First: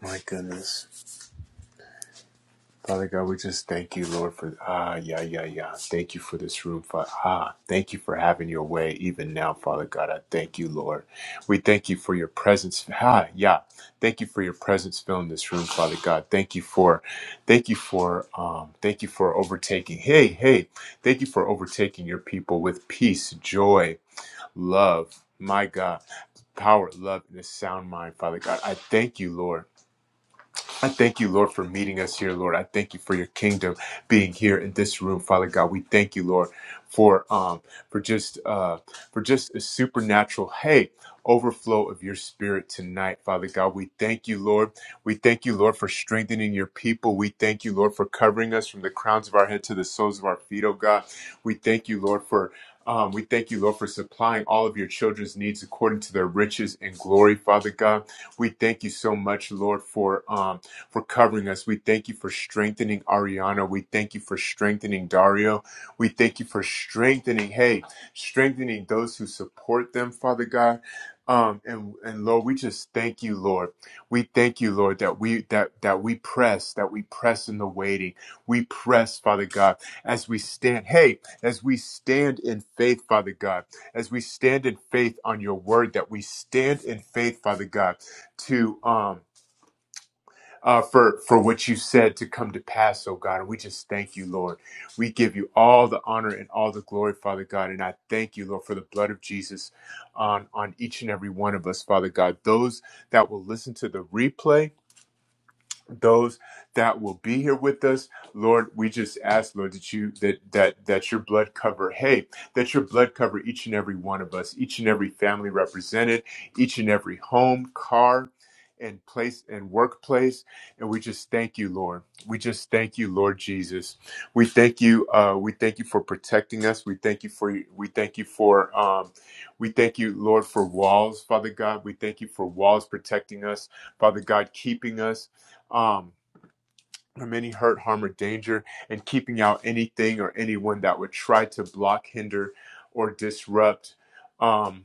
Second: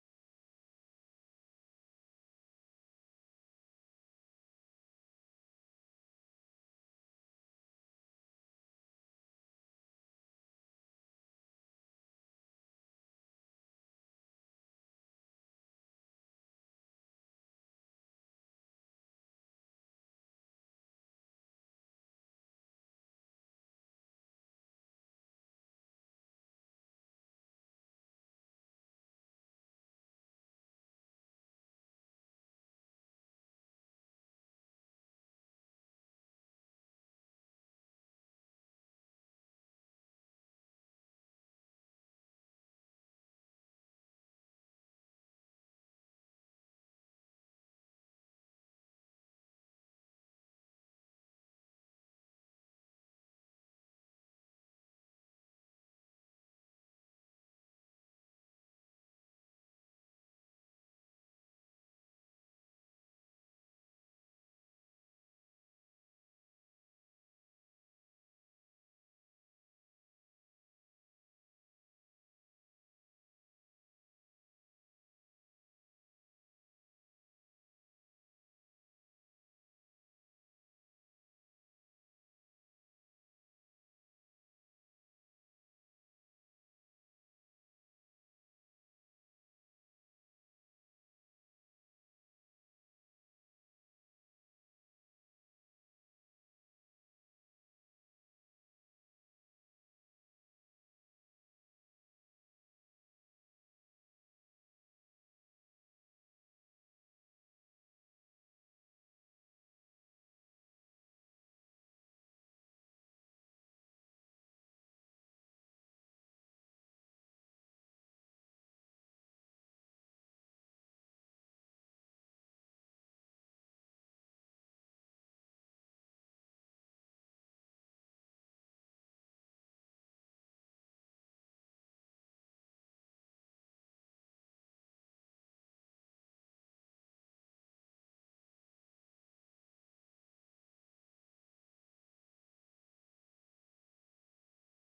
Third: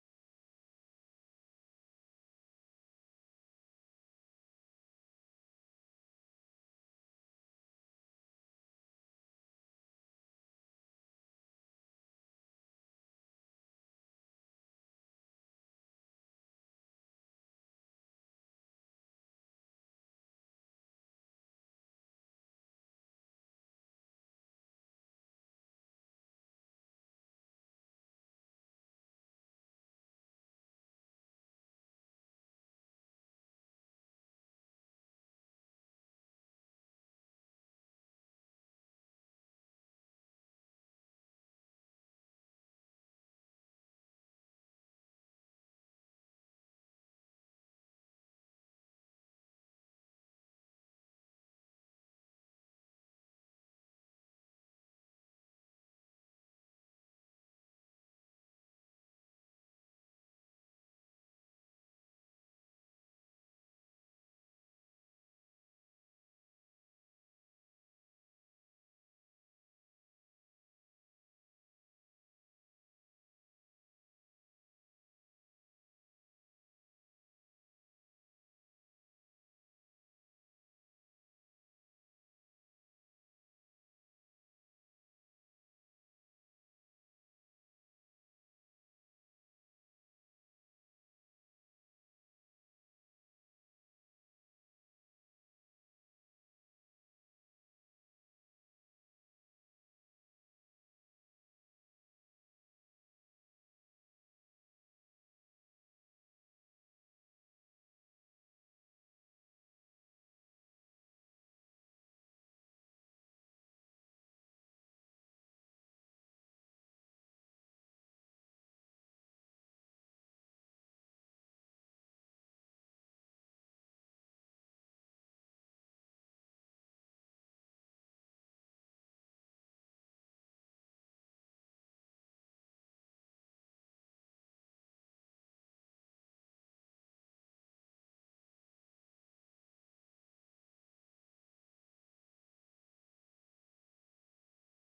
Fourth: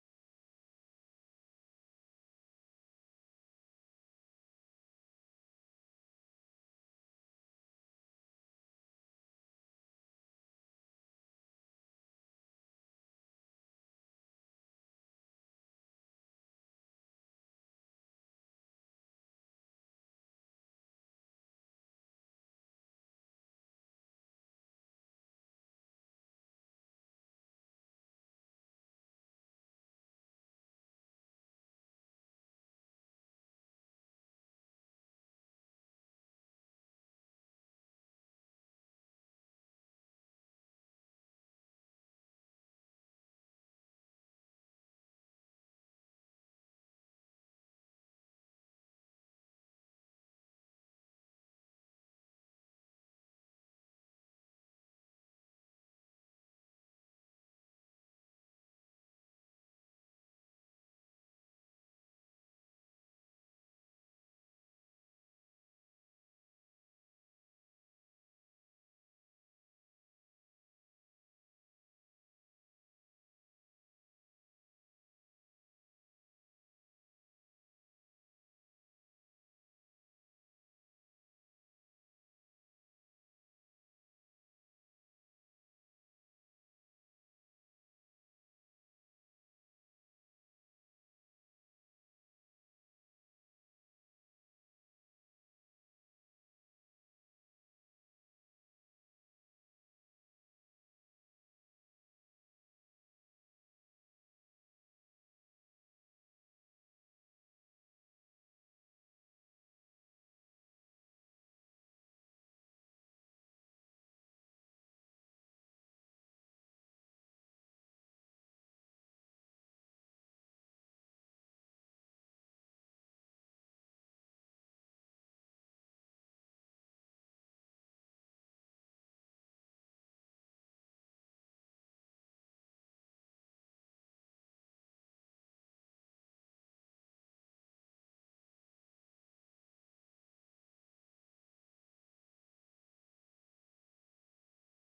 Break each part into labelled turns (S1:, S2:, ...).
S1: My goodness. Father God, we just thank you, Lord, for ah, yeah, yeah, yeah. Thank you for this room, Father. Ah, thank you for having your way even now, Father God. I thank you, Lord. We thank you for your presence. Ah, yeah. Thank you for your presence filling this room, Father God. Thank you for, thank you for, um, thank you for overtaking. Hey, hey, thank you for overtaking your people with peace, joy, love. My God, power, love, and a sound mind, Father God. I thank you, Lord. I thank you, Lord, for meeting us here, Lord. I thank you for your kingdom being here in this room, Father God. We thank you, Lord, for um for just uh for just a supernatural hey overflow of your spirit tonight, Father God. We thank you, Lord. We thank you, Lord, for strengthening your people. We thank you, Lord, for covering us from the crowns of our head to the soles of our feet, oh God. We thank you, Lord, for um, we thank you, Lord, for supplying all of your children's needs according to their riches and glory, Father God. We thank you so much, Lord, for um, for covering us. We thank you for strengthening Ariana. We thank you for strengthening Dario. We thank you for strengthening, hey, strengthening those who support them, Father God. Um, and, and Lord, we just thank you, Lord. We thank you, Lord, that we, that, that we press, that we press in the waiting. We press, Father God, as we stand, hey, as we stand in faith, Father God, as we stand in faith on your word, that we stand in faith, Father God, to, um, uh, for for what you said to come to pass, oh God. And we just thank you, Lord. We give you all the honor and all the glory, Father God. And I thank you, Lord, for the blood of Jesus on on each and every one of us, Father God. Those that will listen to the replay those that will be here with us lord we just ask lord that you that that that your blood cover hey that your blood cover each and every one of us each and every family represented each and every home car and place and workplace and we just thank you lord we just thank you lord jesus we thank you uh we thank you for protecting us we thank you for we thank you for um we thank you lord for walls father god we thank you for walls protecting us father god keeping us um, from any hurt, harm, or danger, and keeping out anything or anyone that would try to block, hinder, or disrupt. Um,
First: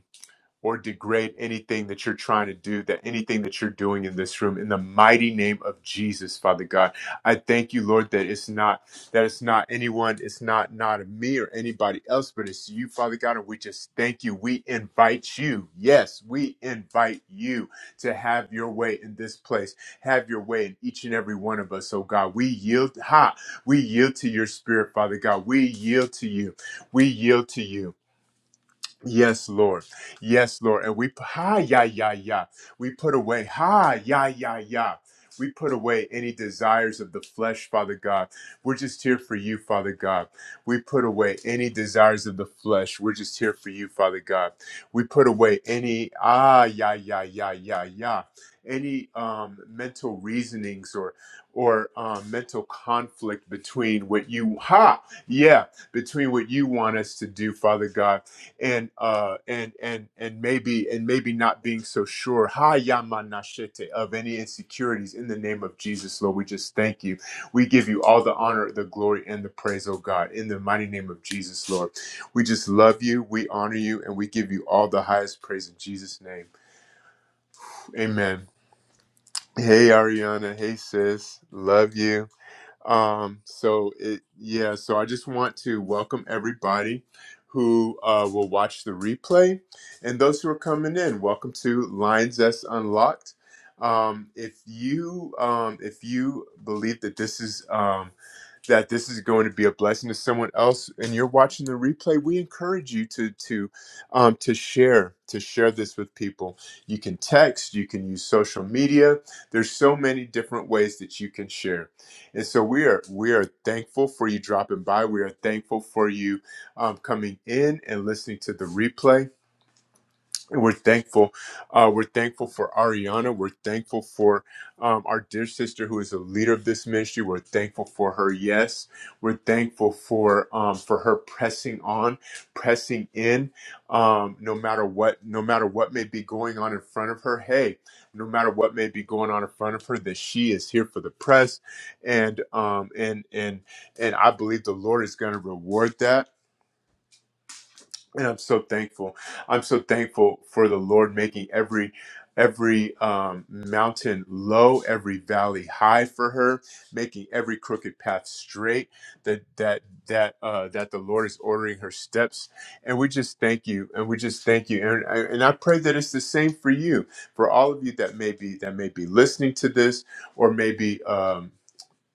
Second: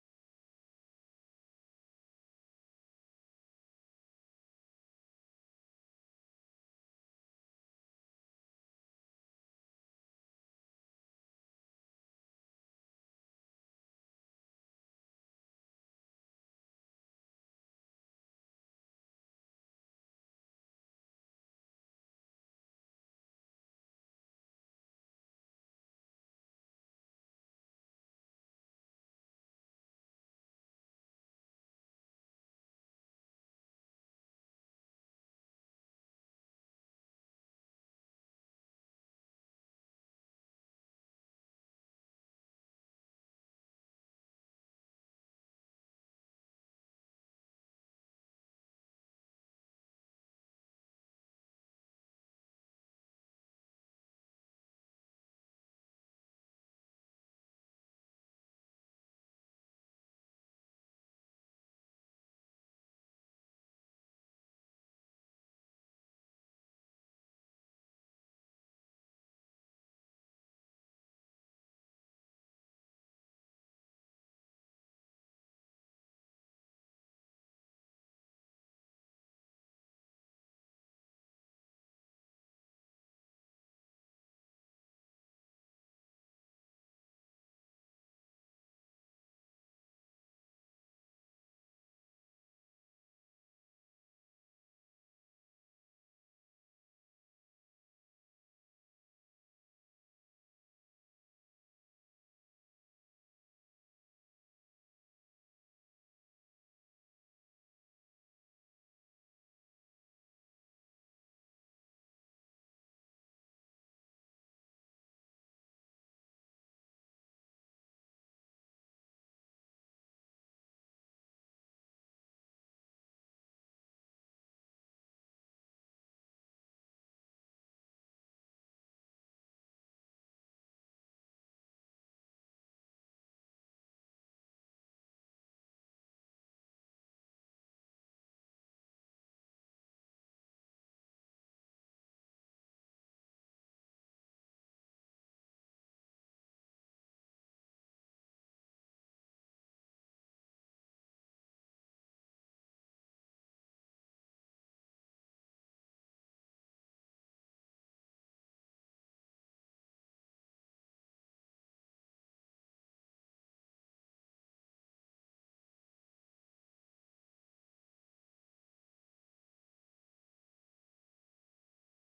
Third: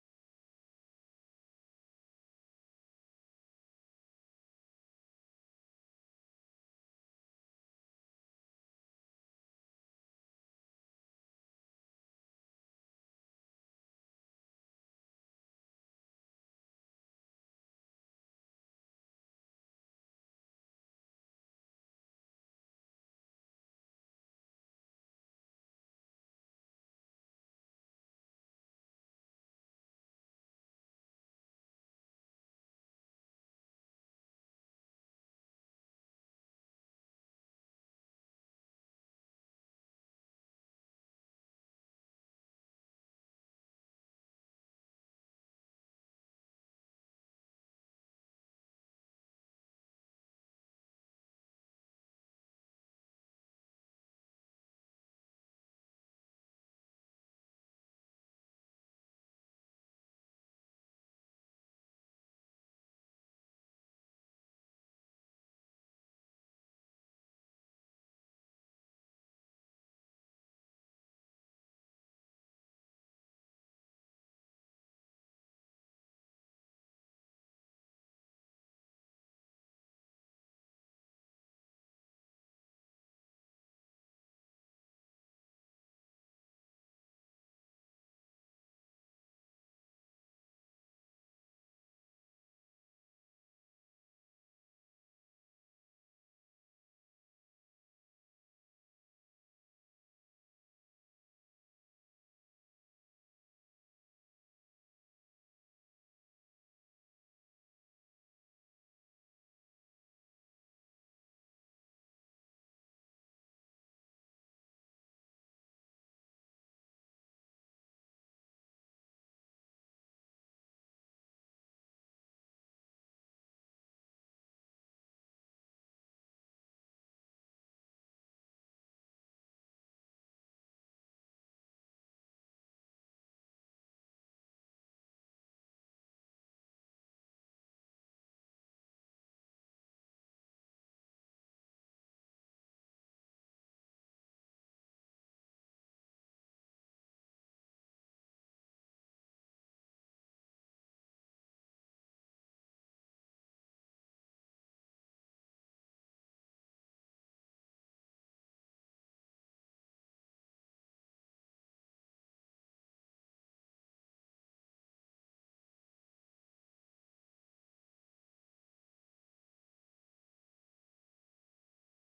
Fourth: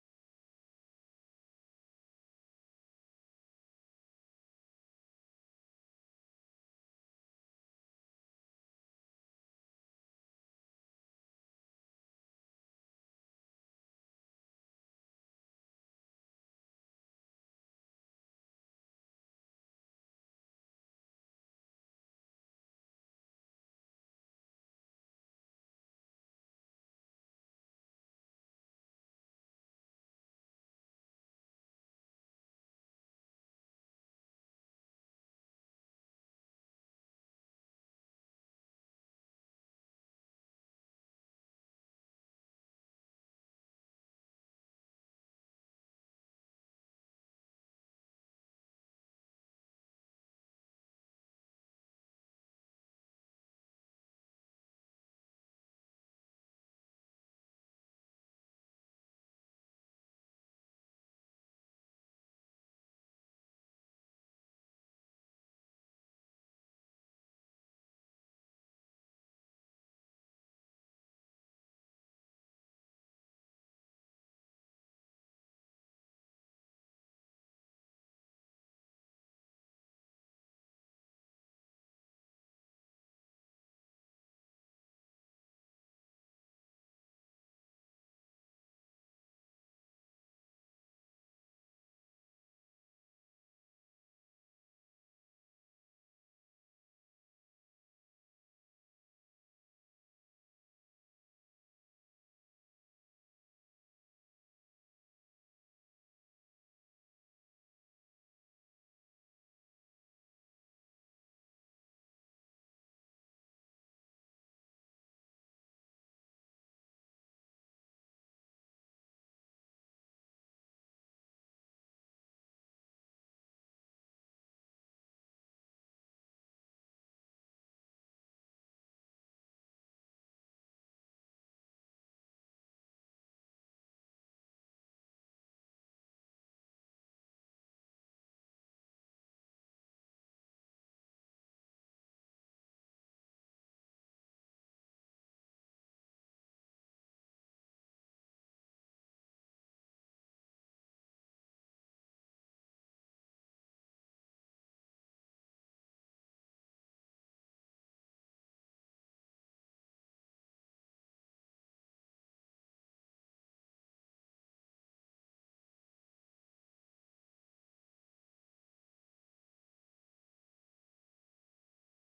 S1: or degrade anything that you're trying to do, that anything that you're doing in this room, in the mighty name of Jesus, Father God. I thank you, Lord, that it's not that it's not anyone, it's not not me or anybody else, but it's you, Father God, and we just thank you. We invite you. Yes, we invite you to have your way in this place. Have your way in each and every one of us, oh God. We yield, ha, we yield to your spirit, Father God. We yield to you. We yield to you. Yes, Lord. Yes, Lord. And we ha ya ya ya. We put away ha ya ya ya. We put away any desires of the flesh, Father God. We're just here for you, Father God. We put away any desires of the flesh. We're just here for you, Father God. We put away any ah ya ya ya ya ya. Any um, mental reasonings or or um, mental conflict between what you ha yeah between what you want us to do, Father God and uh and and and maybe and maybe not being so sure Ha Yamanashete, of any insecurities in the name of jesus lord we just thank you we give you all the honor the glory and the praise oh god in the mighty name of jesus lord we just love you we honor you and we give you all the highest praise in jesus name amen hey ariana hey sis love you um, so it, yeah, so I just want to welcome everybody who uh, will watch the replay and those who are coming in. Welcome to Lines S Unlocked. Um, if you um, if you believe that this is um, that this is going to be a blessing to someone else and you're watching the replay, we encourage you to to um, to share to share this with people. You can text, you can use social media. There's so many different ways that you can share. And so we are we are thankful for you dropping by. We are thankful for you um, coming in and listening to the replay. We're thankful. Uh, we're thankful for Ariana. We're thankful for um, our dear sister who is a leader of this ministry. We're thankful for her. Yes, we're thankful for um, for her pressing on, pressing in, um, no matter what, no matter what may be going on in front of her. Hey, no matter what may be going on in front of her, that she is here for the press, and um, and and and I believe the Lord is going to reward that and I'm so thankful. I'm so thankful for the Lord making every every um, mountain low, every valley high for her, making every crooked path straight. That that that uh, that the Lord is ordering her steps, and we just thank you, and we just thank you, and I- and I pray that it's the same for you, for all of you that may be that may be listening to this, or maybe. Um,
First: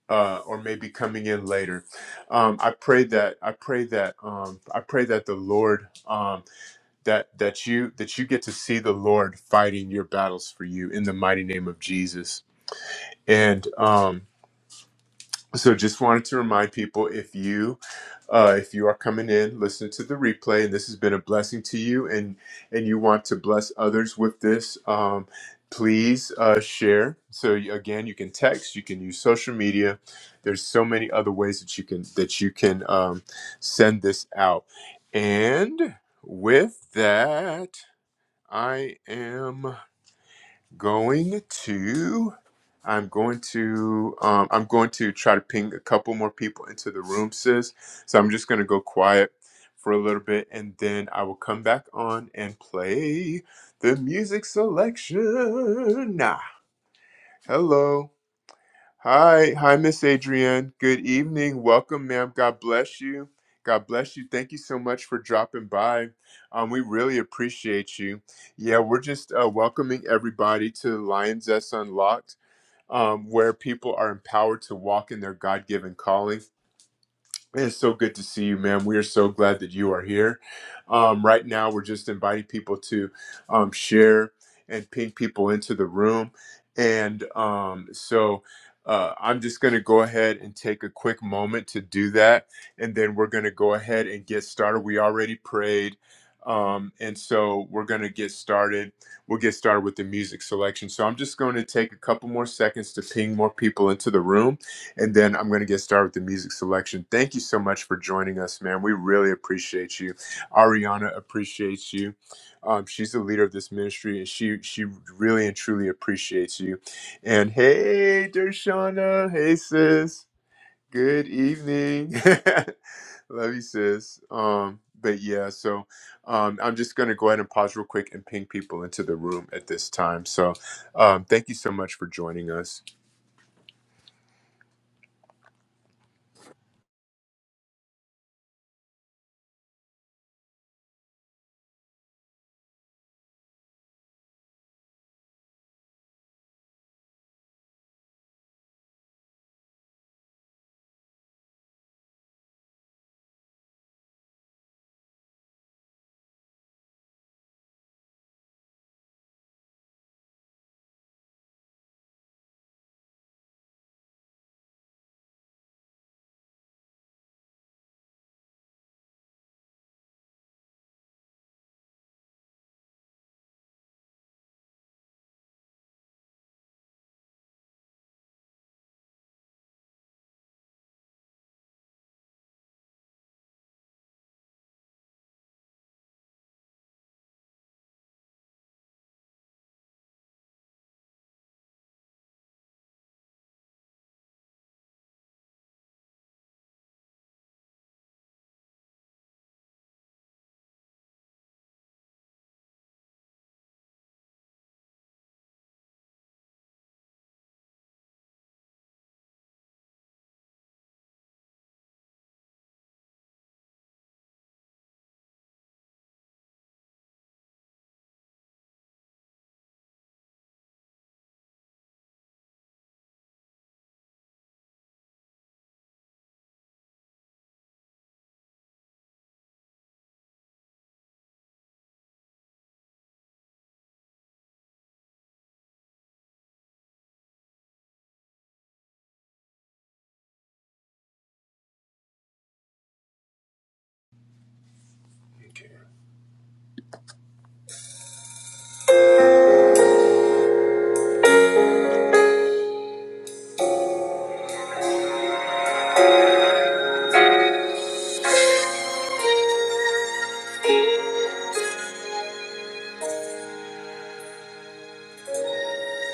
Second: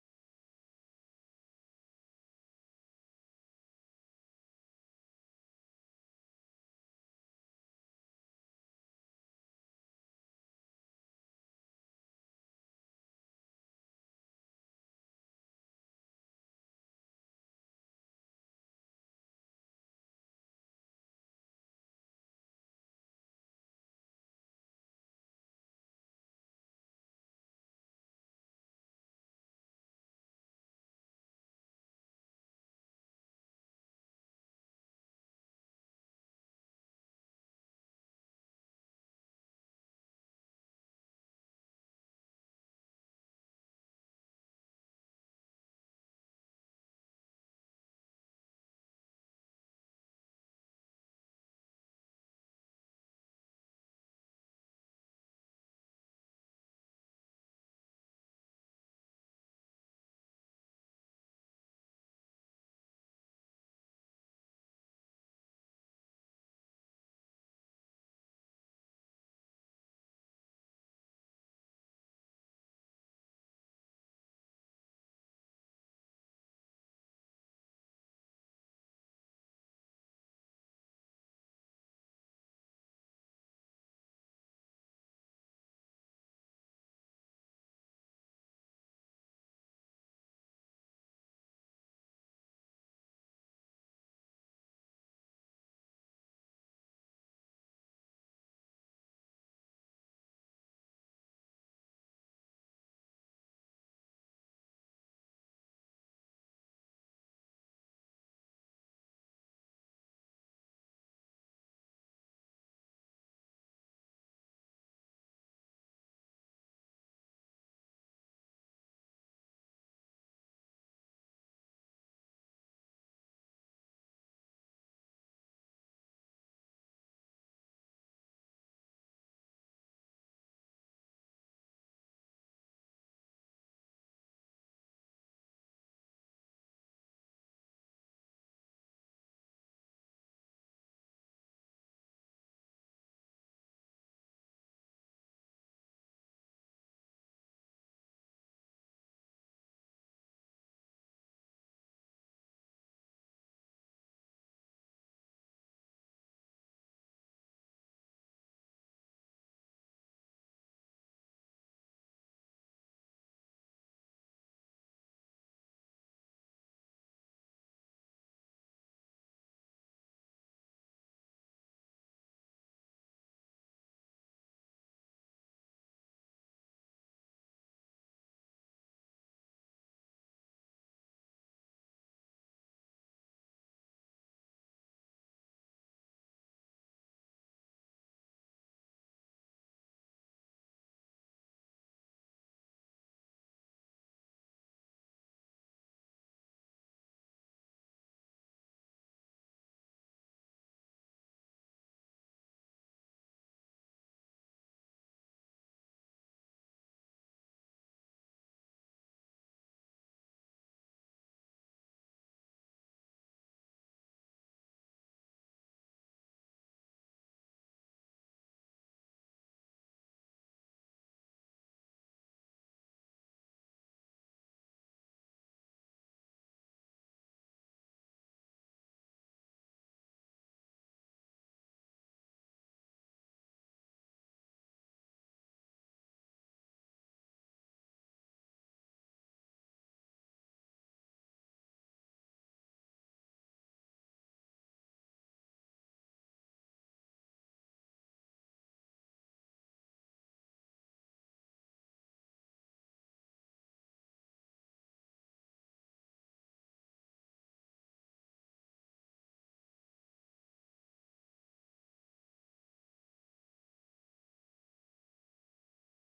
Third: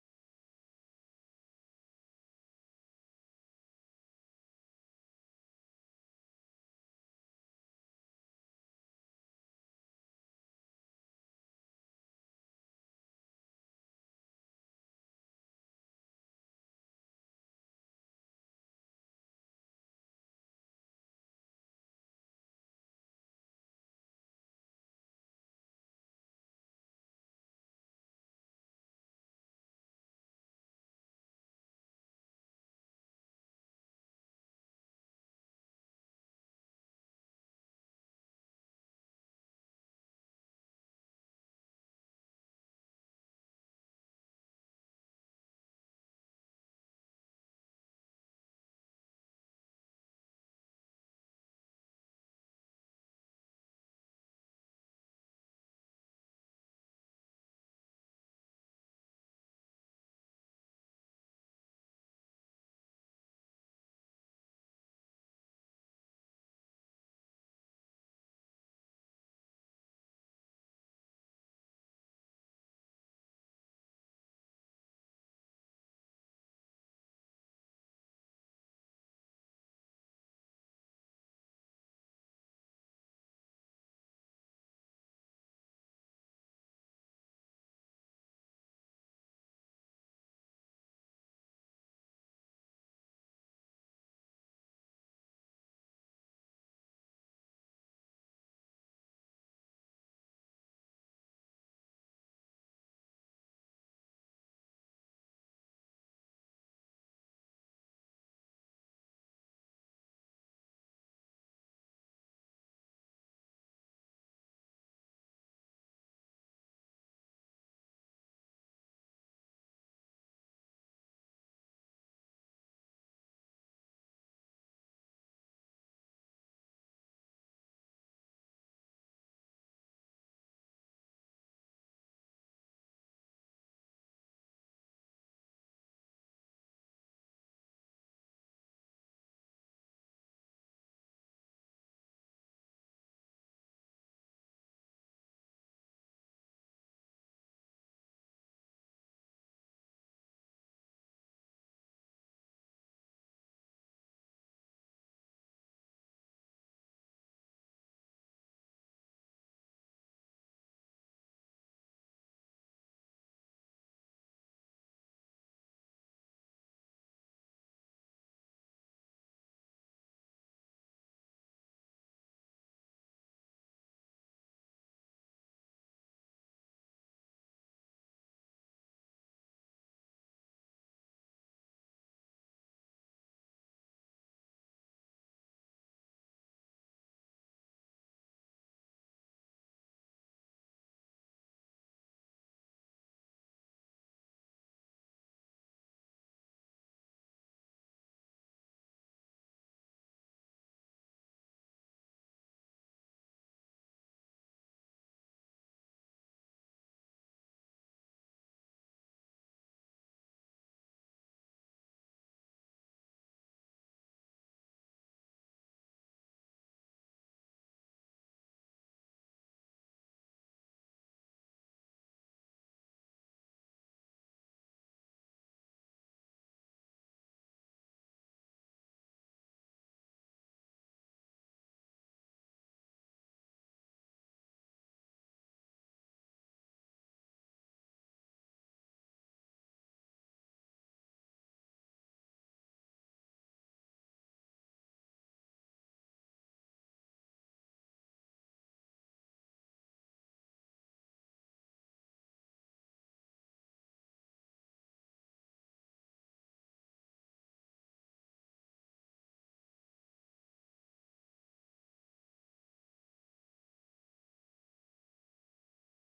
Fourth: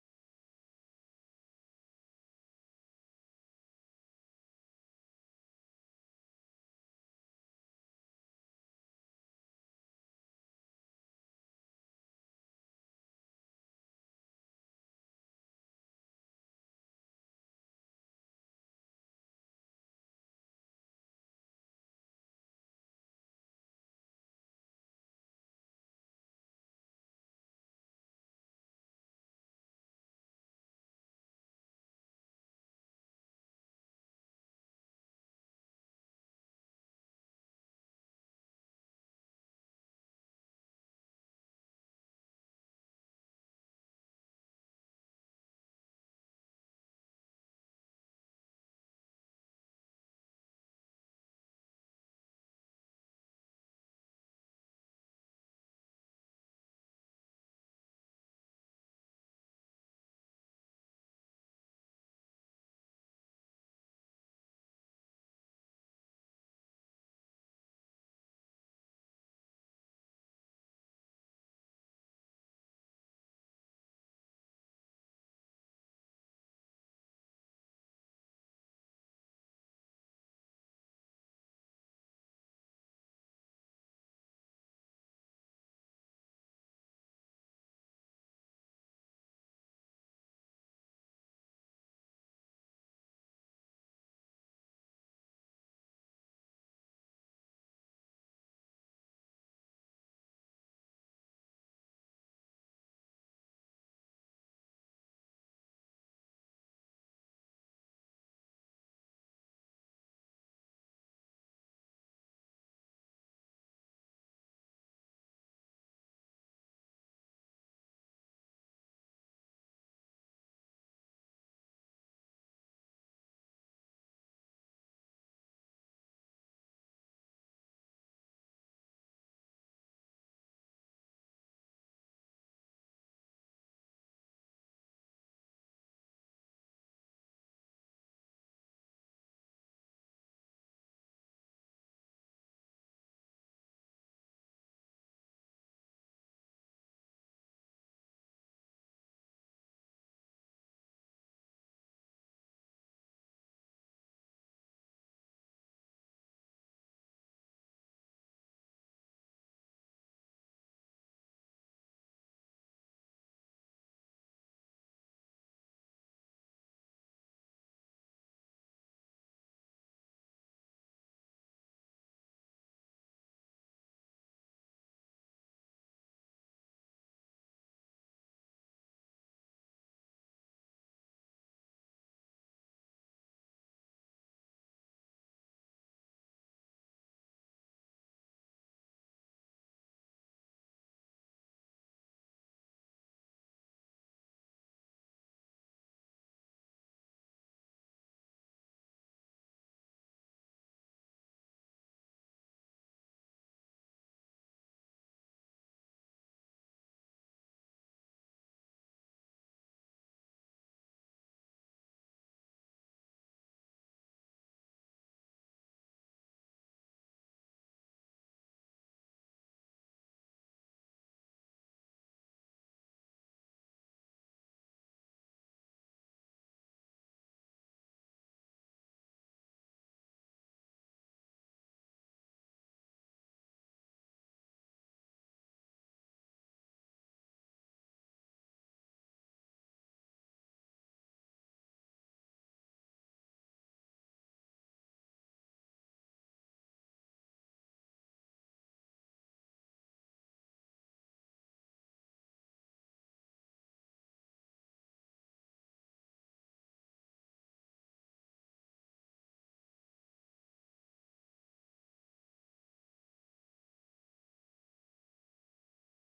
S1: uh, or maybe coming in later. Um, I pray that I pray that um, I pray that the Lord um, that that you that you get to see the Lord fighting your battles for you in the mighty name of Jesus. And um, so just wanted to remind people if you uh, if you are coming in, listen to the replay, and this has been a blessing to you, and and you want to bless others with this, um, please uh, share. So you- again, you can text, you can use social media. There's so many other ways that you can that you can um, send this out. And with that, I am going to I'm going to um, I'm going to try to ping a couple more people into the room, sis. So I'm just gonna go quiet for a little bit, and then I will come back on and play the music selection. Nah. Hello. Hi, hi, Miss Adrienne. Good evening. Welcome, ma'am. God bless you. God bless you. Thank you so much for dropping by. Um, we really appreciate you. Yeah, we're just uh, welcoming everybody to Lions S Unlocked, um, where people are empowered to walk in their God given calling. It's so good to see you, man. We are so glad that you are here. Um, right now, we're just inviting people to um, share and ping people into the room. And um, so uh, I'm just going to go ahead and take a quick moment to do that. And then we're going to go ahead and get started. We already prayed. Um, and so we're going to get started. We'll get started with the music selection. So I'm just going to take a couple more seconds to ping more people into the room and then I'm going to get started with the music selection. Thank you so much for joining us, man. We really appreciate you. Ariana appreciates you. Um, she's the leader of this ministry, and she she really and truly appreciates you. And hey, Dershana, hey sis, good evening. Love you, sis. Um, but yeah, so um, I'm just going to go ahead and pause real quick and ping people into the room at this time. So um, thank you so much for joining us.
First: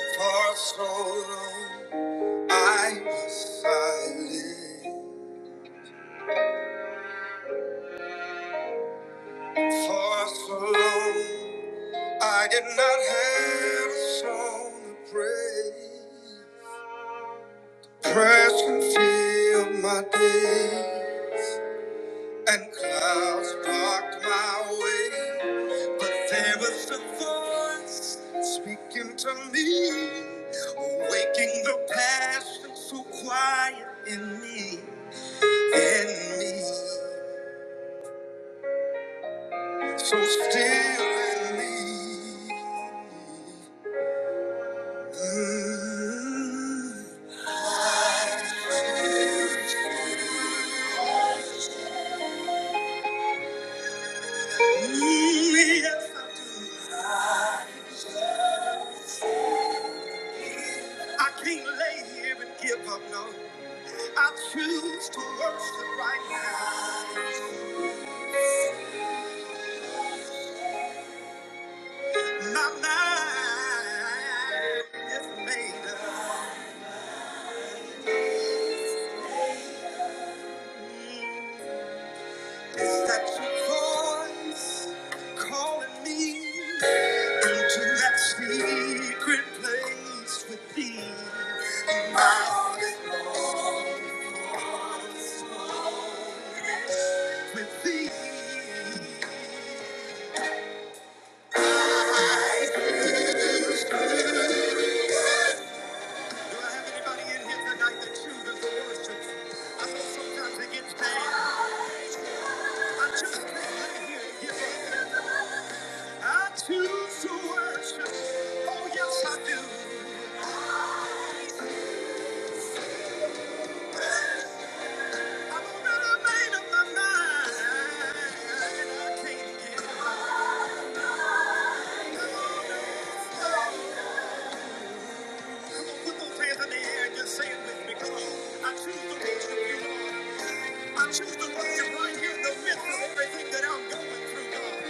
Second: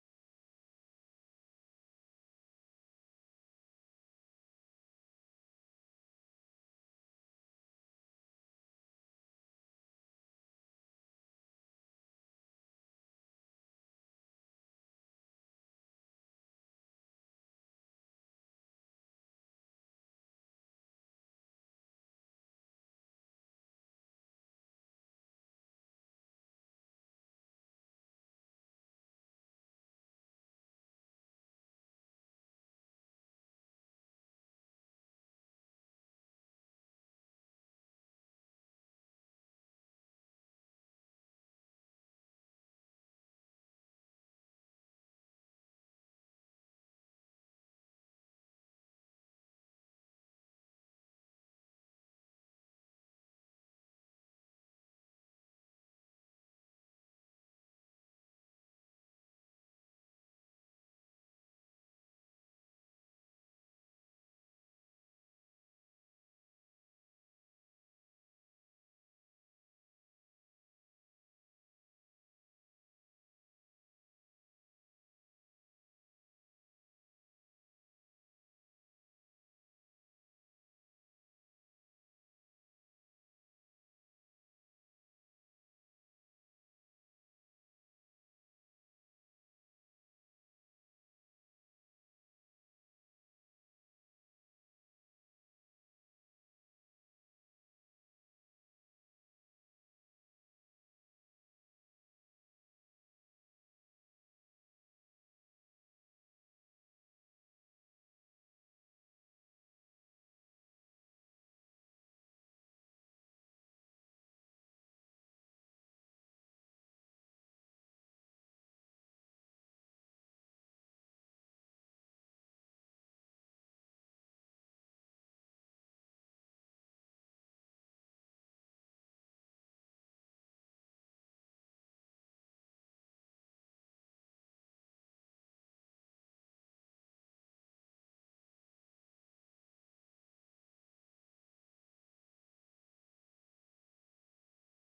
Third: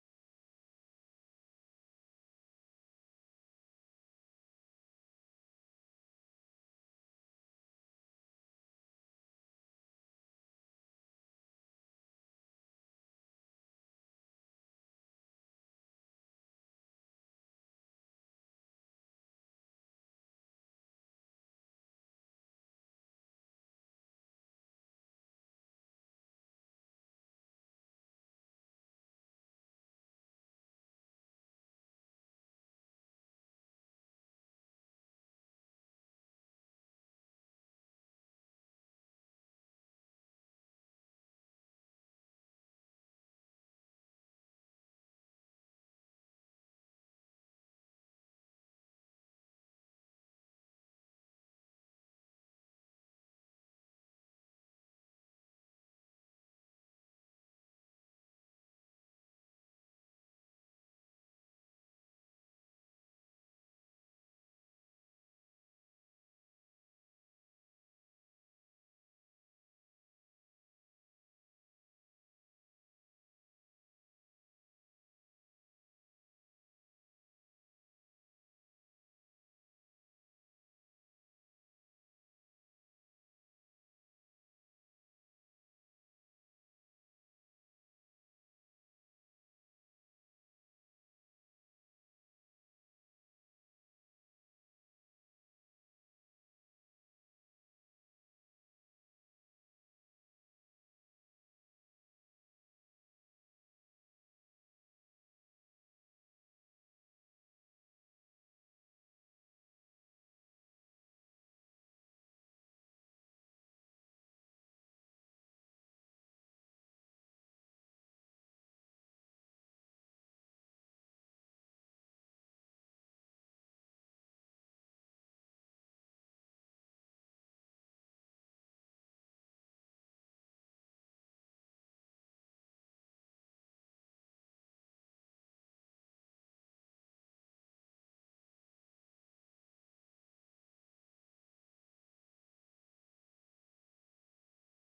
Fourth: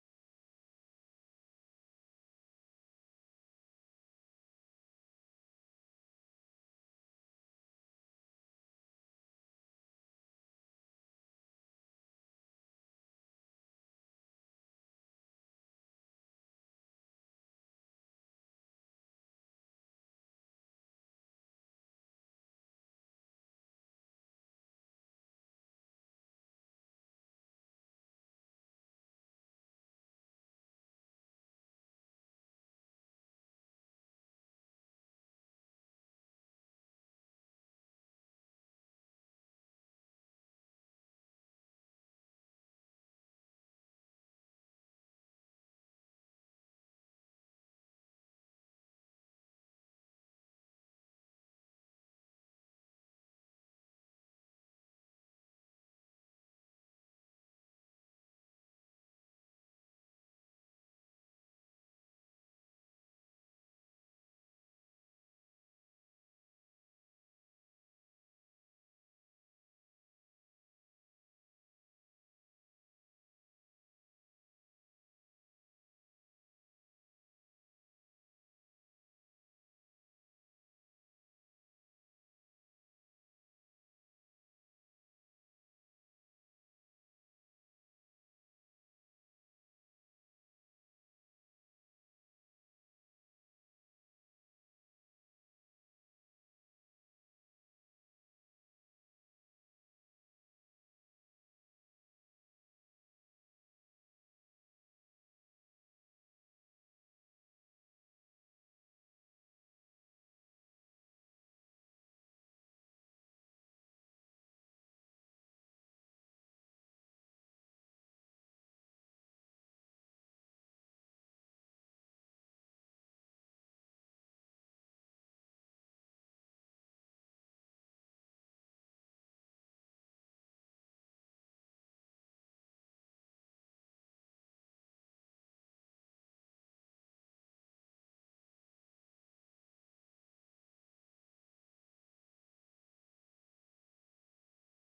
S1: For so long. I was silent for so long. I did not have a song to pray. Depression filled my day, and clouds blocked my way. But there was a voice speaking to me, awaking the passion so quiet in me, in me. So still in me. Mm, mm, yes, I do. I can't lay here and give up, no. I choose to worship right now. My mind is made up. Is that your voice calling me into that secret place with thee? My heart is lost with thee. I- Do I have anybody in here tonight that chooses to worship? I know sometimes it gets bad. I just can't lay here and give up. I choose to worship. Oh, yes, I do. I choose the worship right here in the midst of everything that I'm going through, God.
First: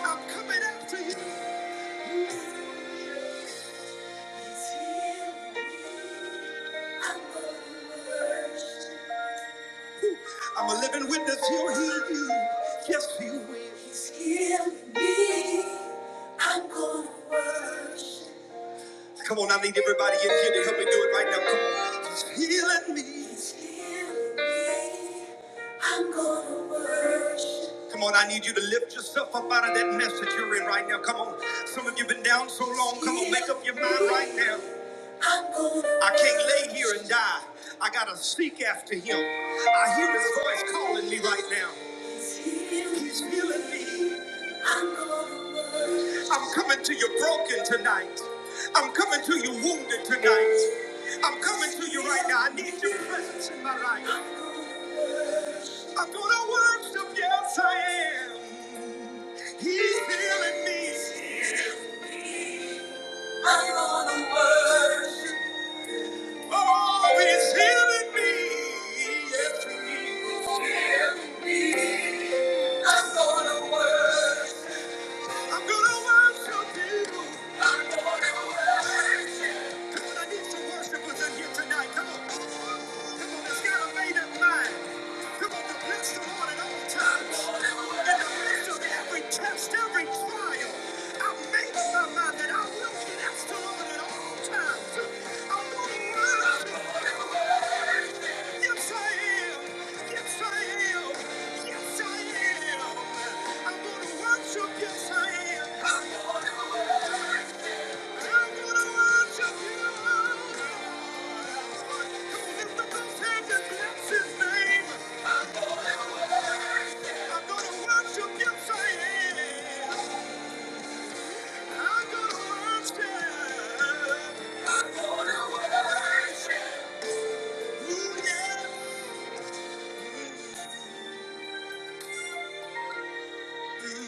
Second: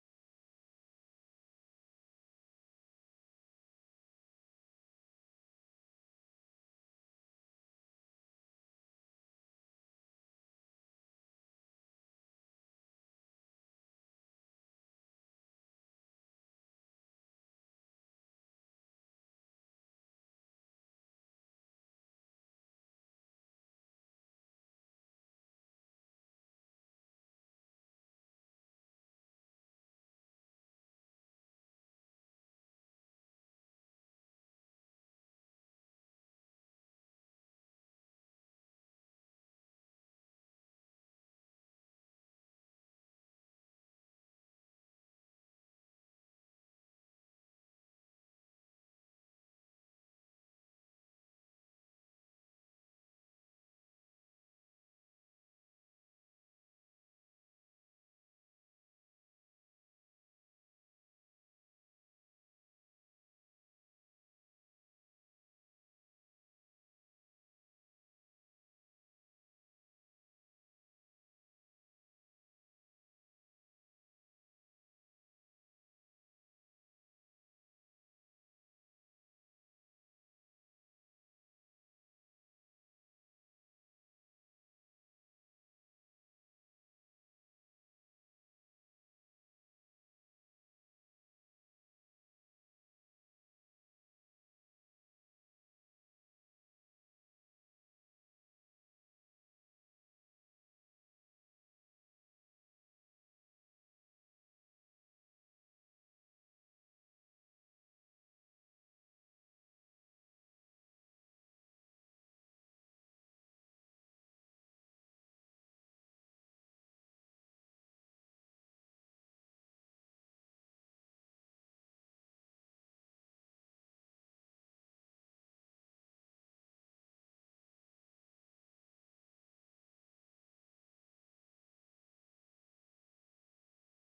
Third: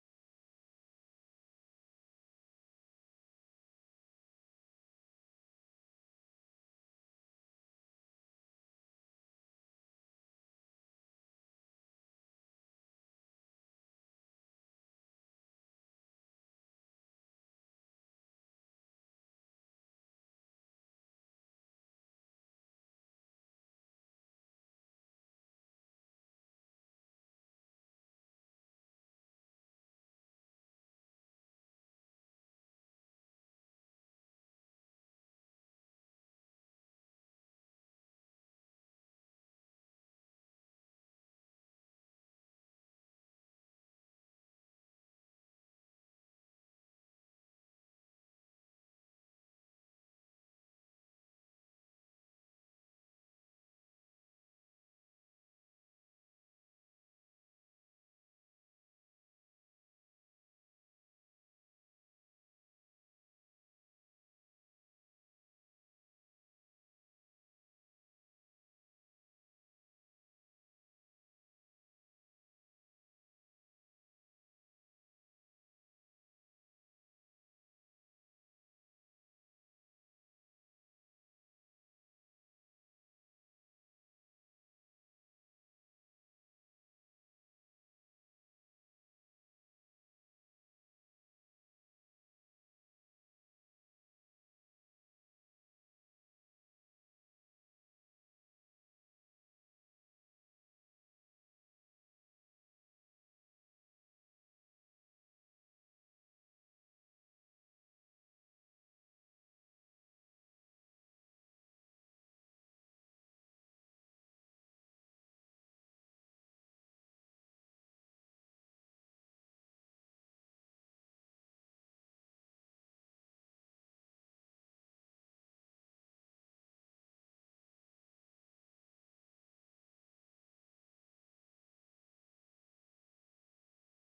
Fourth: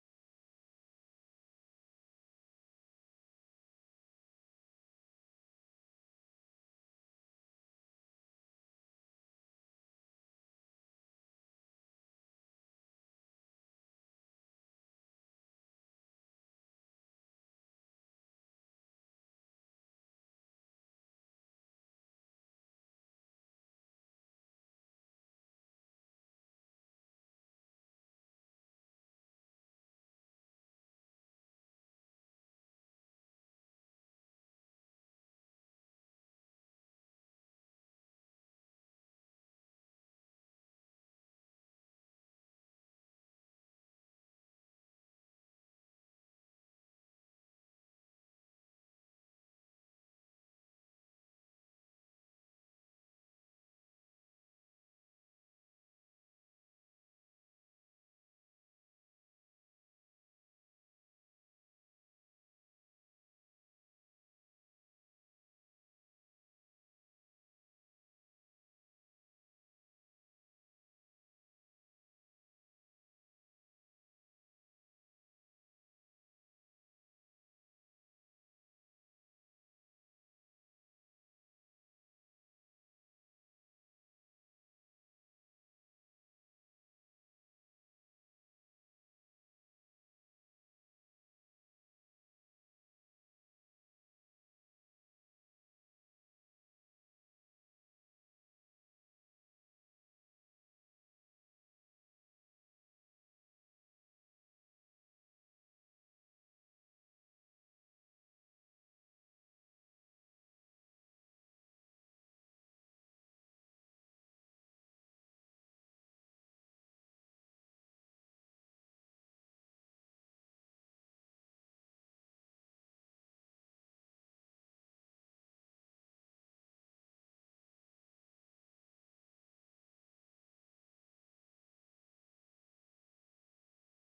S1: I'm coming after you. I'm a living witness, he'll heal you. Yes, he will. He's healing me. I'm gonna worship. Come on, I need everybody in here to help me do it right now. Come on. He's healing me. He's healing me. I'm gonna worship. Come on, I need you to lift yourself up out of that mess that you're in right now. Come on. Some of you have been down so long. Come on, make up your mind right now. I'm gonna I can't lay here and die. I gotta seek after him. I hear his voice calling me right now. He's healing me. I'm gonna worship. I'm coming to you broken tonight. I'm coming to you wounded tonight. I'm coming to you right now. I need your presence in my life. I'm gonna worship, yes I am. He's healing me. I'm gonna worship. Oh, he's healing me. Yes, he is. He's healing me. I'm gonna worship. I'm gonna worship you. I'm gonna worship. Come on, I need some worshipers in here tonight. Come on. Come on, it's made up mind. Come on, to bless the Lord at all times. In the midst of every test, every trial, I've made up my mind that I will bless the Lord at all times. I'm gonna worship. Yes, I am. Yes, I am. Yes, I am. I'm gonna worship. Yes, I am.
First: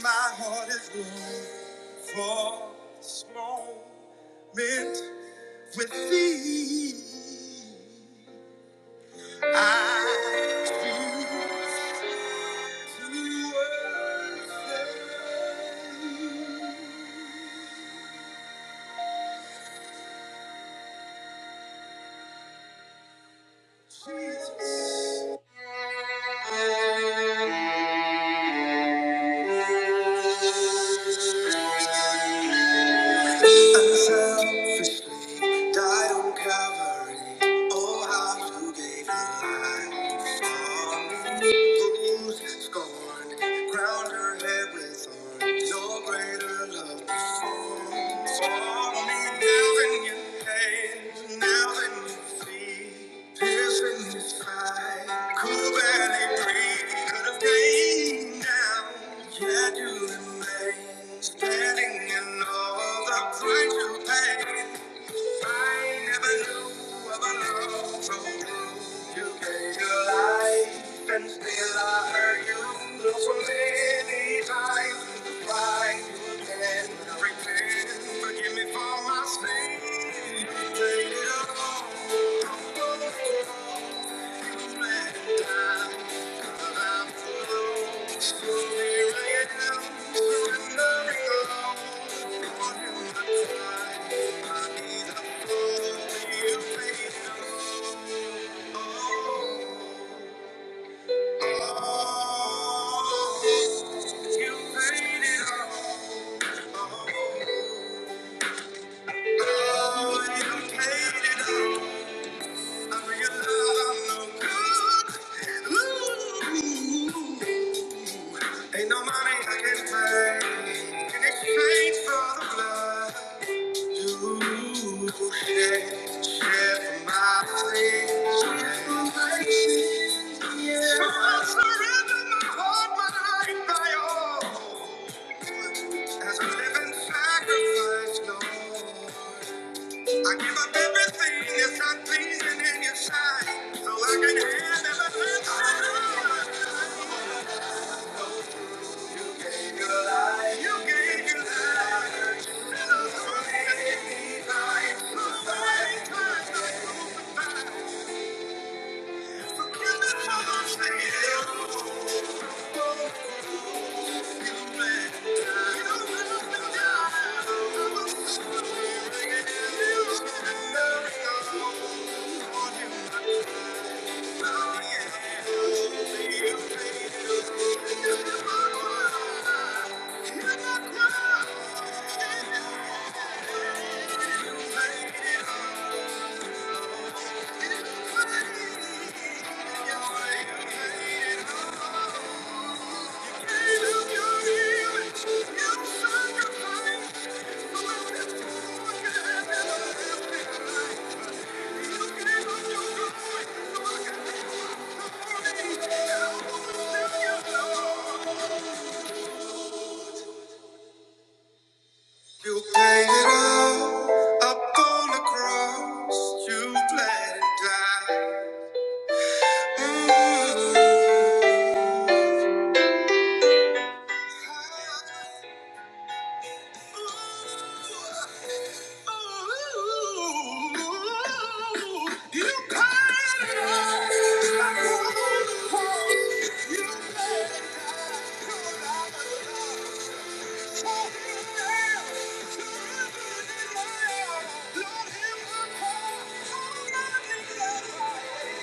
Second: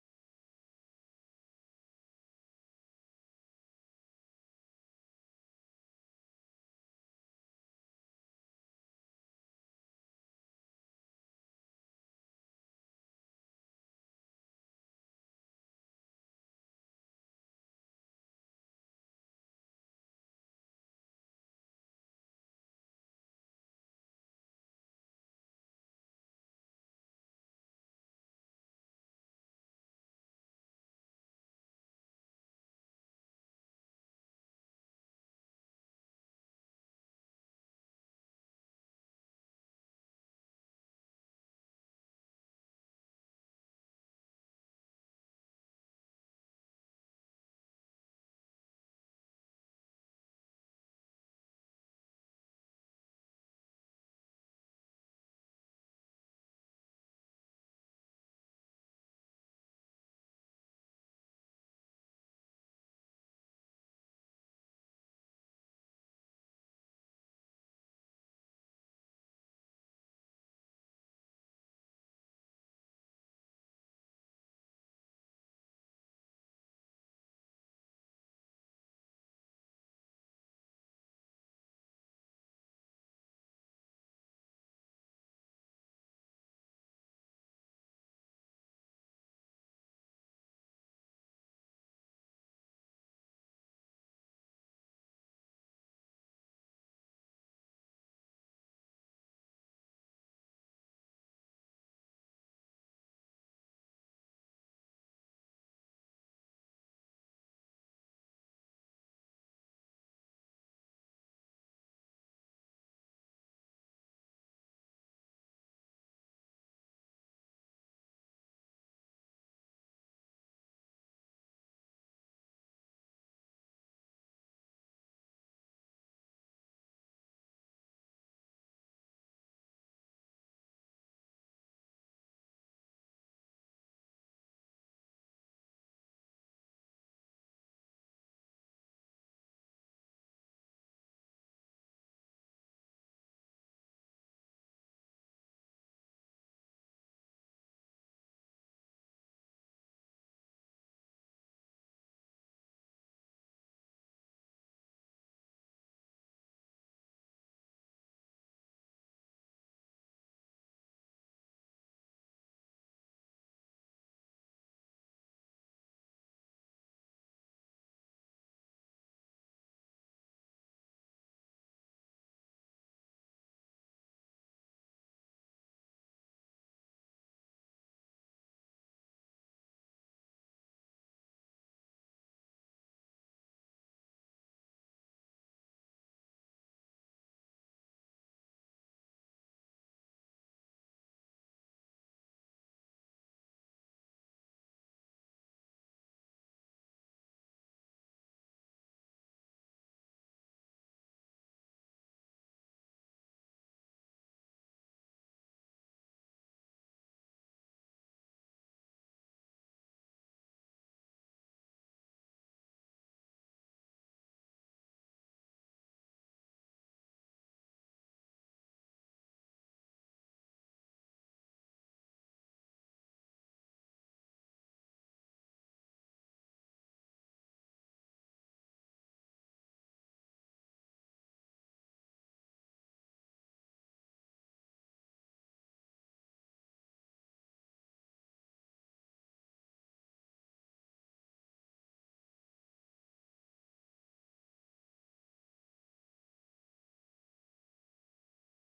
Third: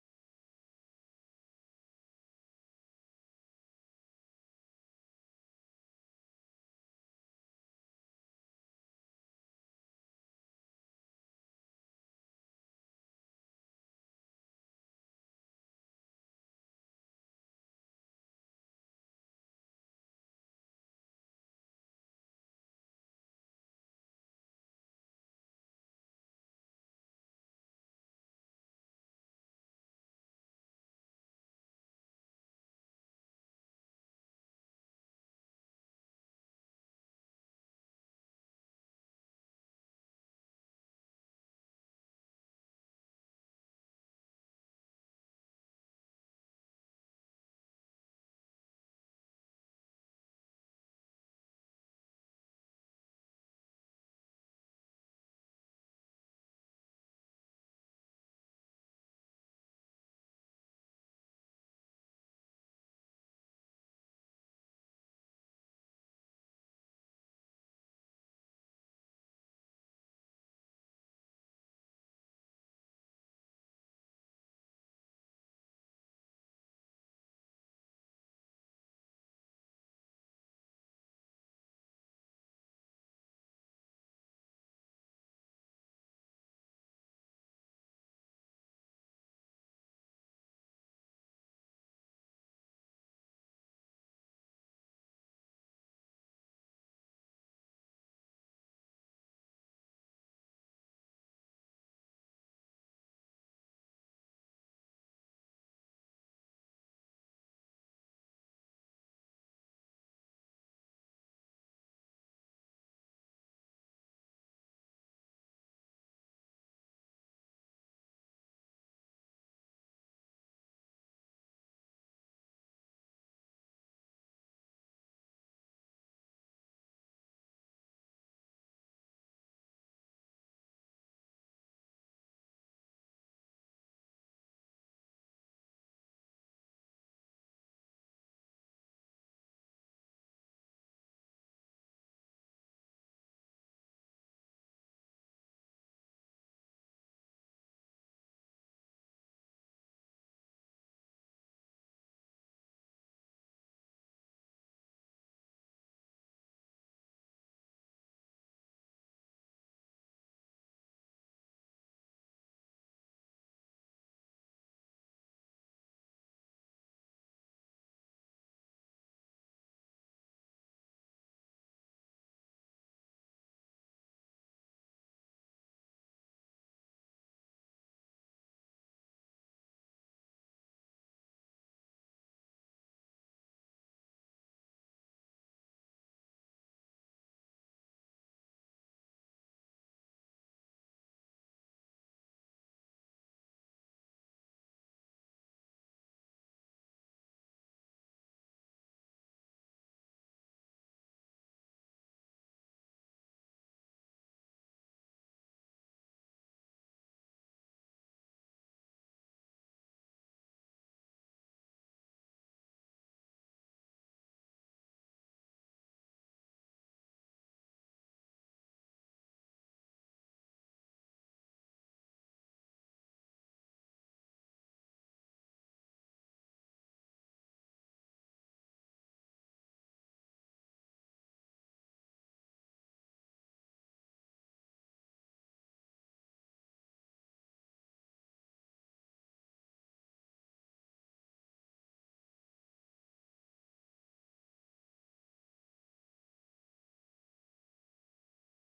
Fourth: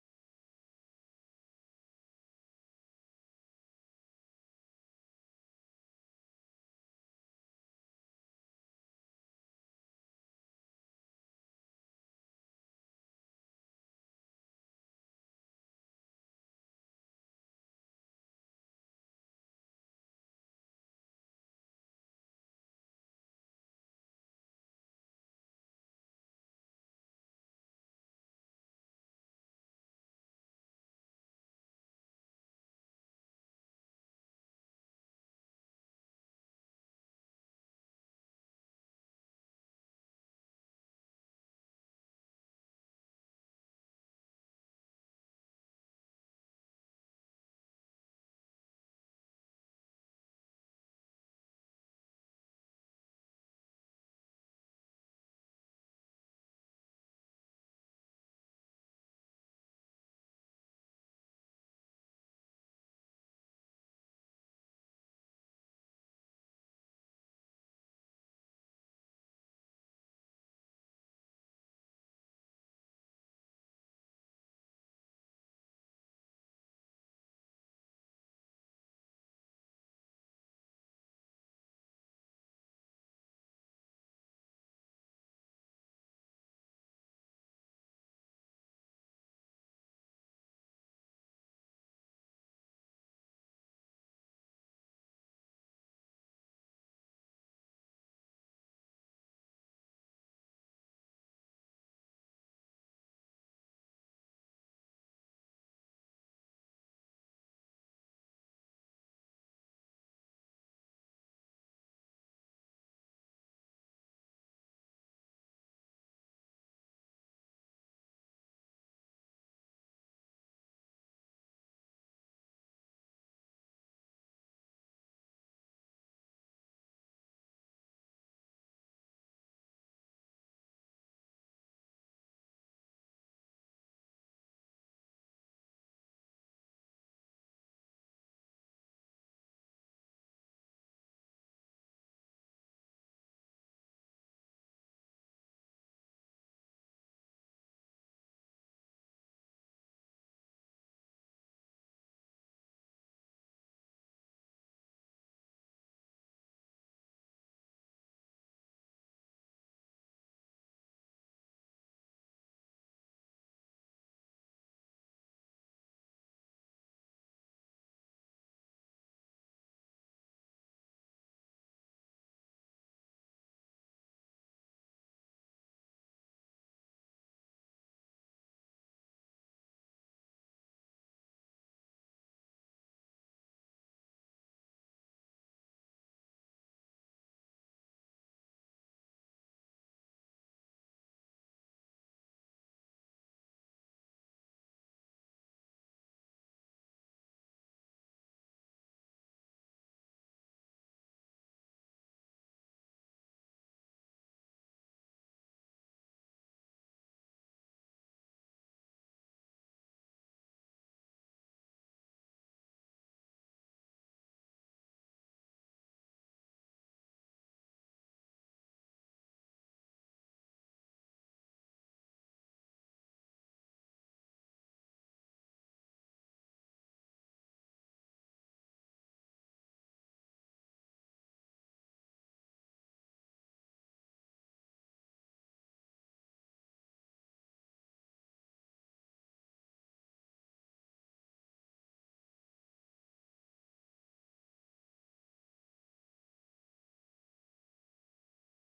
S1: My heart is warm for this moment with thee. I feel Selfishly died on Calvary. Oh, how you gave your life for me. bruised, scorned, crowned her head with thorns. No greater love. Standing in all the price you paid. I never knew of a love so true. You gave your life, and still I hurt you look so many times. Why you again? I repent. Forgive me for my sin. Take it all. don't go. You am going to Ain't no money I can pay in exchange for the blood. I give up everything that's not pleasing in your sight, so I can have everything. I gave You life, you gave your life, and I'm gonna give me life. My life was not crucified. Thank you. You paid it all up on the cross. You bled and died. Mm. Lord, hear my cry.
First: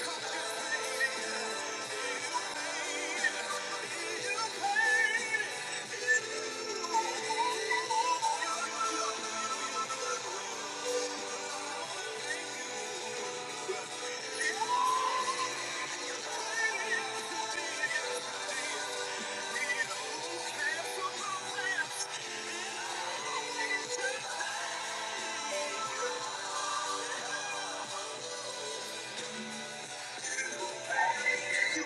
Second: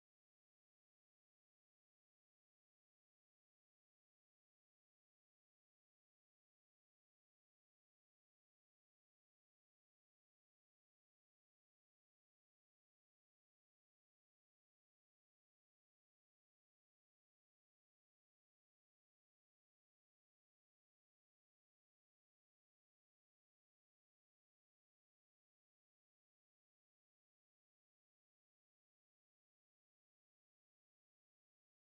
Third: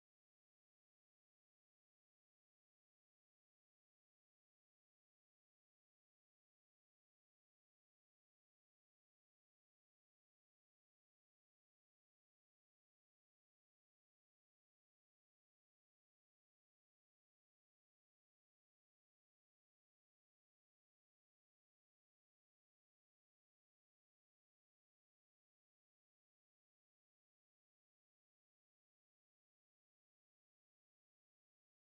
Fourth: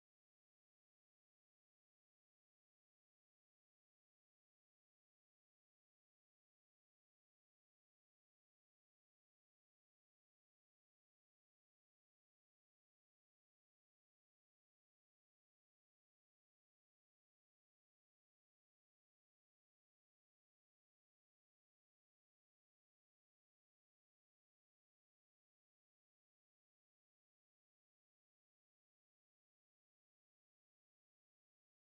S1: Thank you. You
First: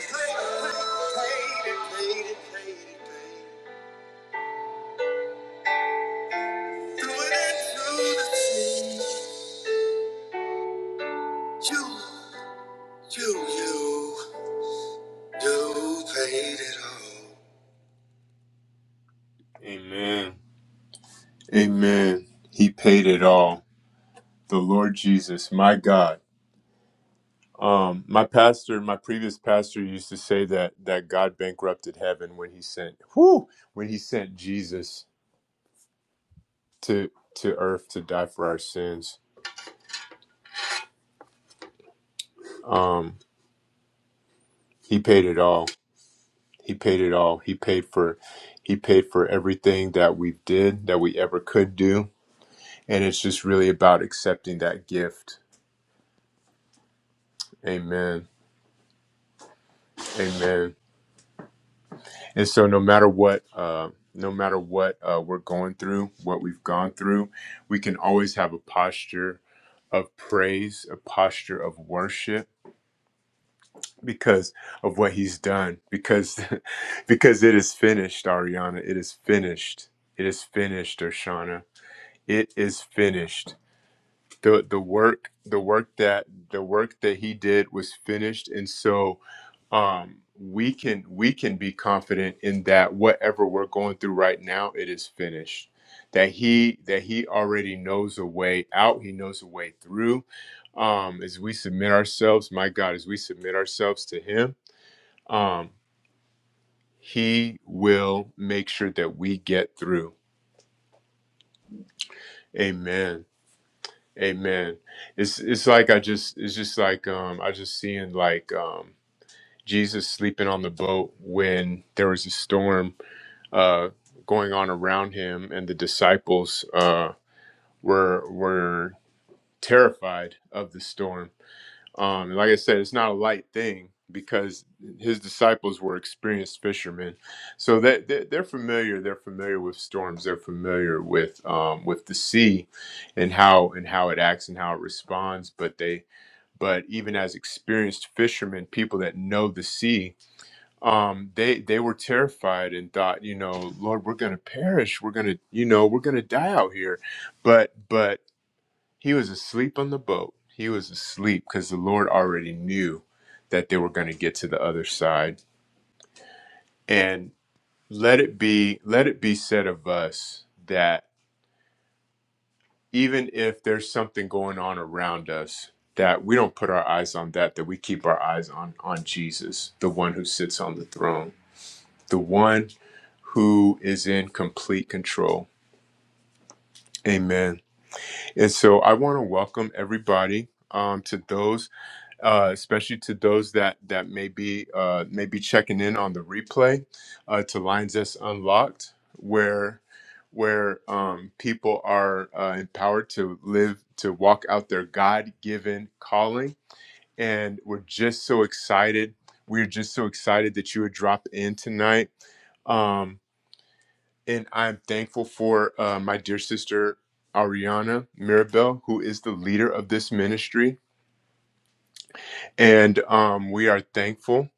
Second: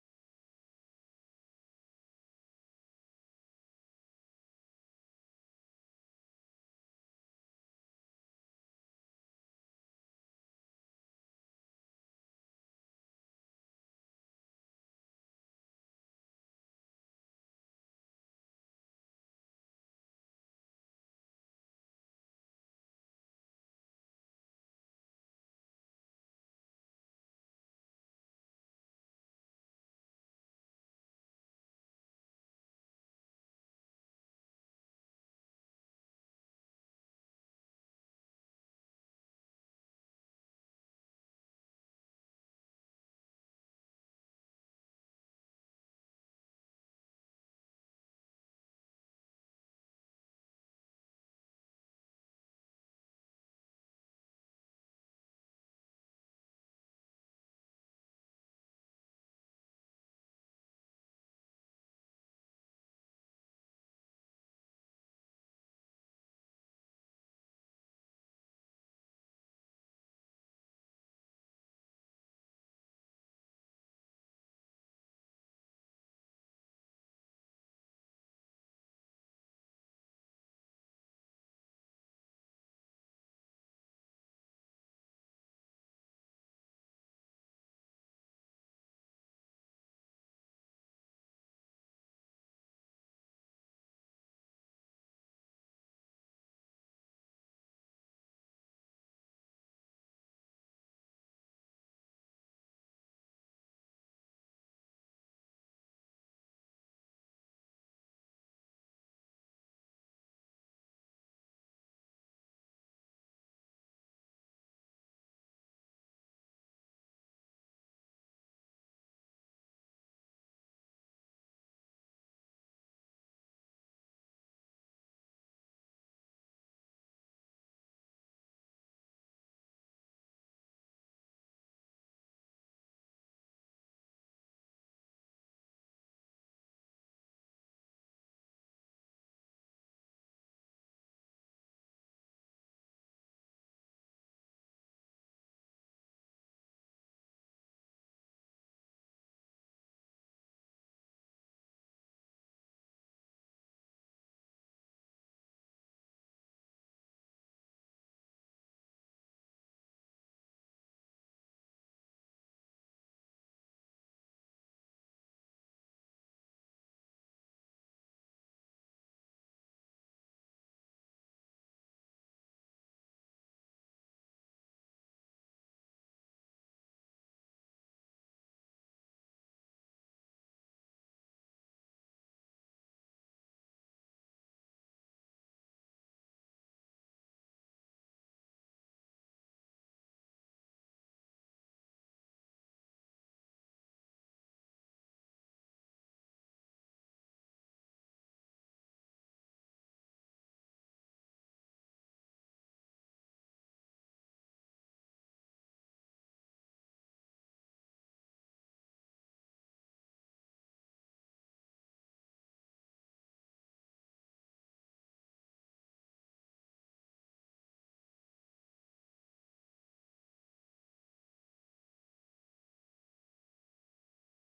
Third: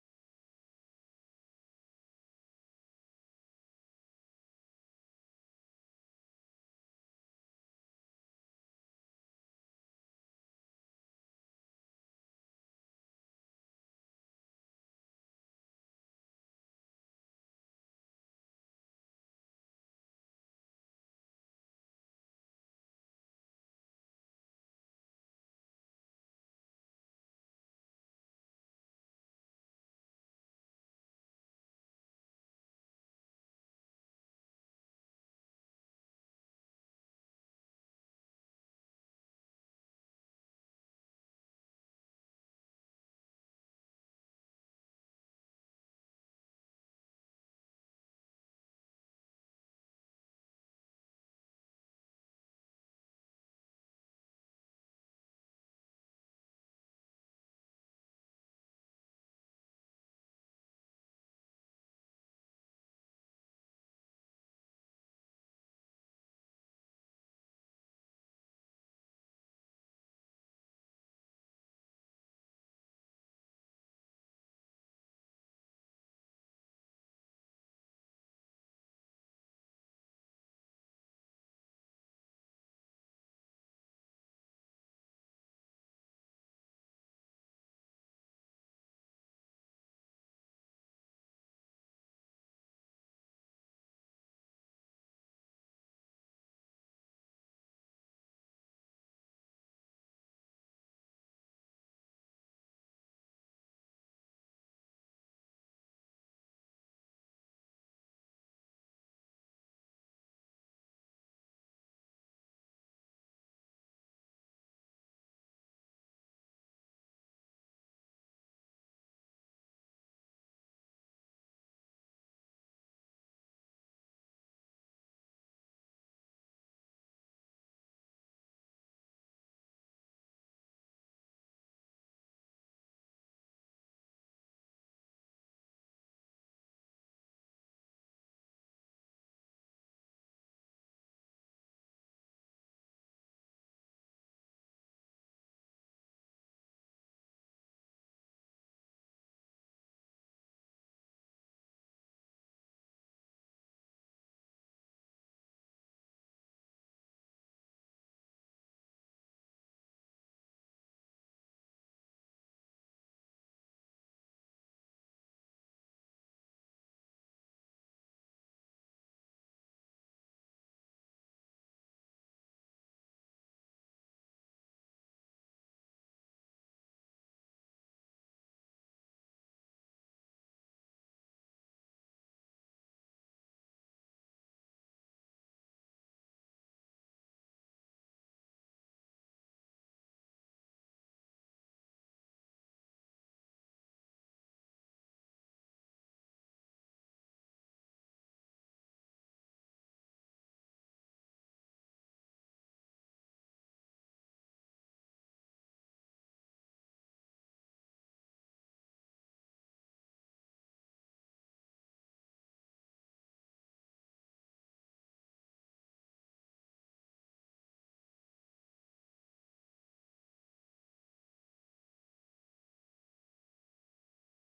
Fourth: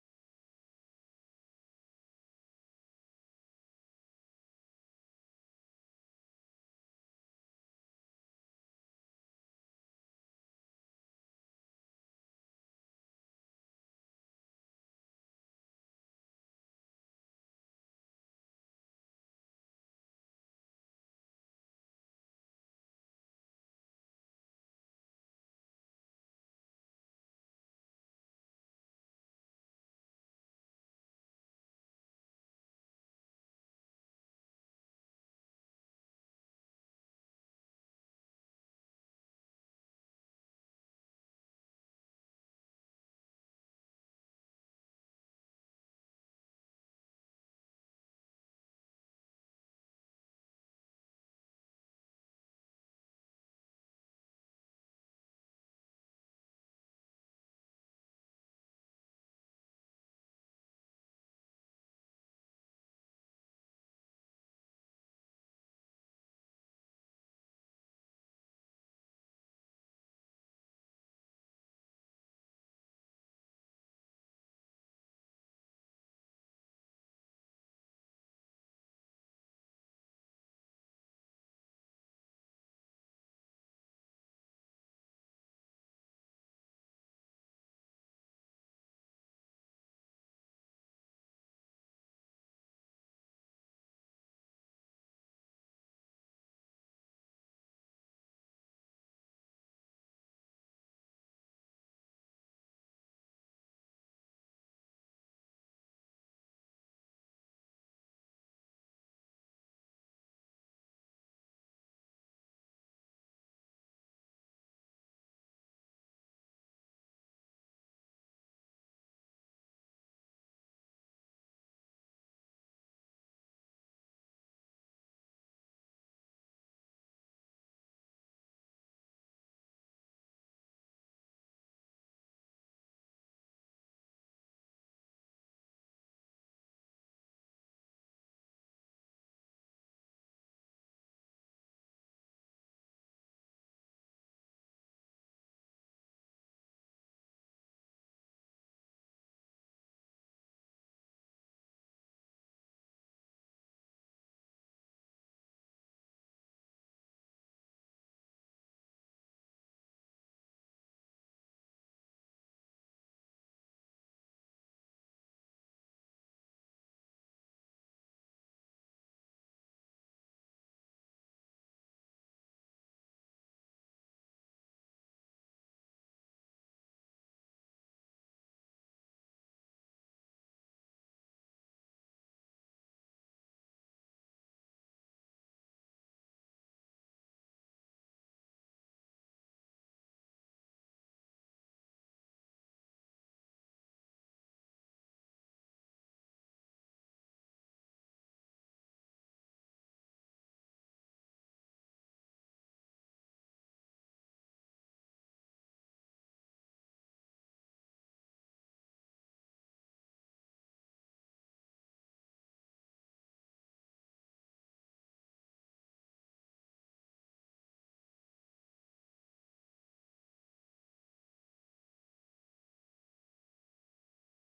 S1: paid it all. Amen. Amen. He paid it all. The Lord Jesus, my God. Um, my pastor, my previous pastor used to say that that God bankrupted heaven when he sent whew, when he sent Jesus to to earth to die for our sins. Um, he paid it all. He paid it all. He paid for he paid for everything that we did that we ever could do. And it's just really about accepting that gift. Amen. Amen. And so no matter what uh no matter what uh, we're going through, what we've gone through, we can always have a posture of praise, a posture of worship because of what he's done because because it is finished ariana it is finished it is finished oshana it is finished the the work the work that the work that he did was finished and so um we can we can be confident in that whatever we're going through right now it is finished that he that he already knows a way out he knows a way through um as we submit ourselves my god as we submit ourselves to him um he will make sure that we get through amen Amen. It's it's like I just it's just like um I just seeing like um Jesus sleeping on the boat when there was a storm uh going on around him and the disciples uh were were terrified of the storm um, and like I said, it's not a light thing because his disciples were experienced fishermen, so that that- they're familiar. They're familiar with storms. They're familiar with um, with the sea, and how and how it acts and how it responds. But they but even as experienced fishermen, people that know the sea, um, they they were terrified and thought, you know, Lord, we're gonna perish. We're gonna you know we're gonna die out here. But but he was asleep on the boat. He was asleep because the Lord already knew that they were going to get to the other side. And let it be let it be said of us that even if there's something going on around us that we don't put our eyes on that that we keep our eyes on on Jesus, the one who sits on the throne, the one who is in complete control. Amen. And so I want to welcome everybody um, to those uh, especially to those that that may be uh, may be checking in on the replay uh, to Lines That's Unlocked, where where um, people are uh, empowered to live to walk out their God given calling, and we're just so excited. We're just so excited that you would drop in tonight. Um, and I'm thankful for uh, my dear sister Ariana Mirabel, who is the leader of this ministry. And um, we are thankful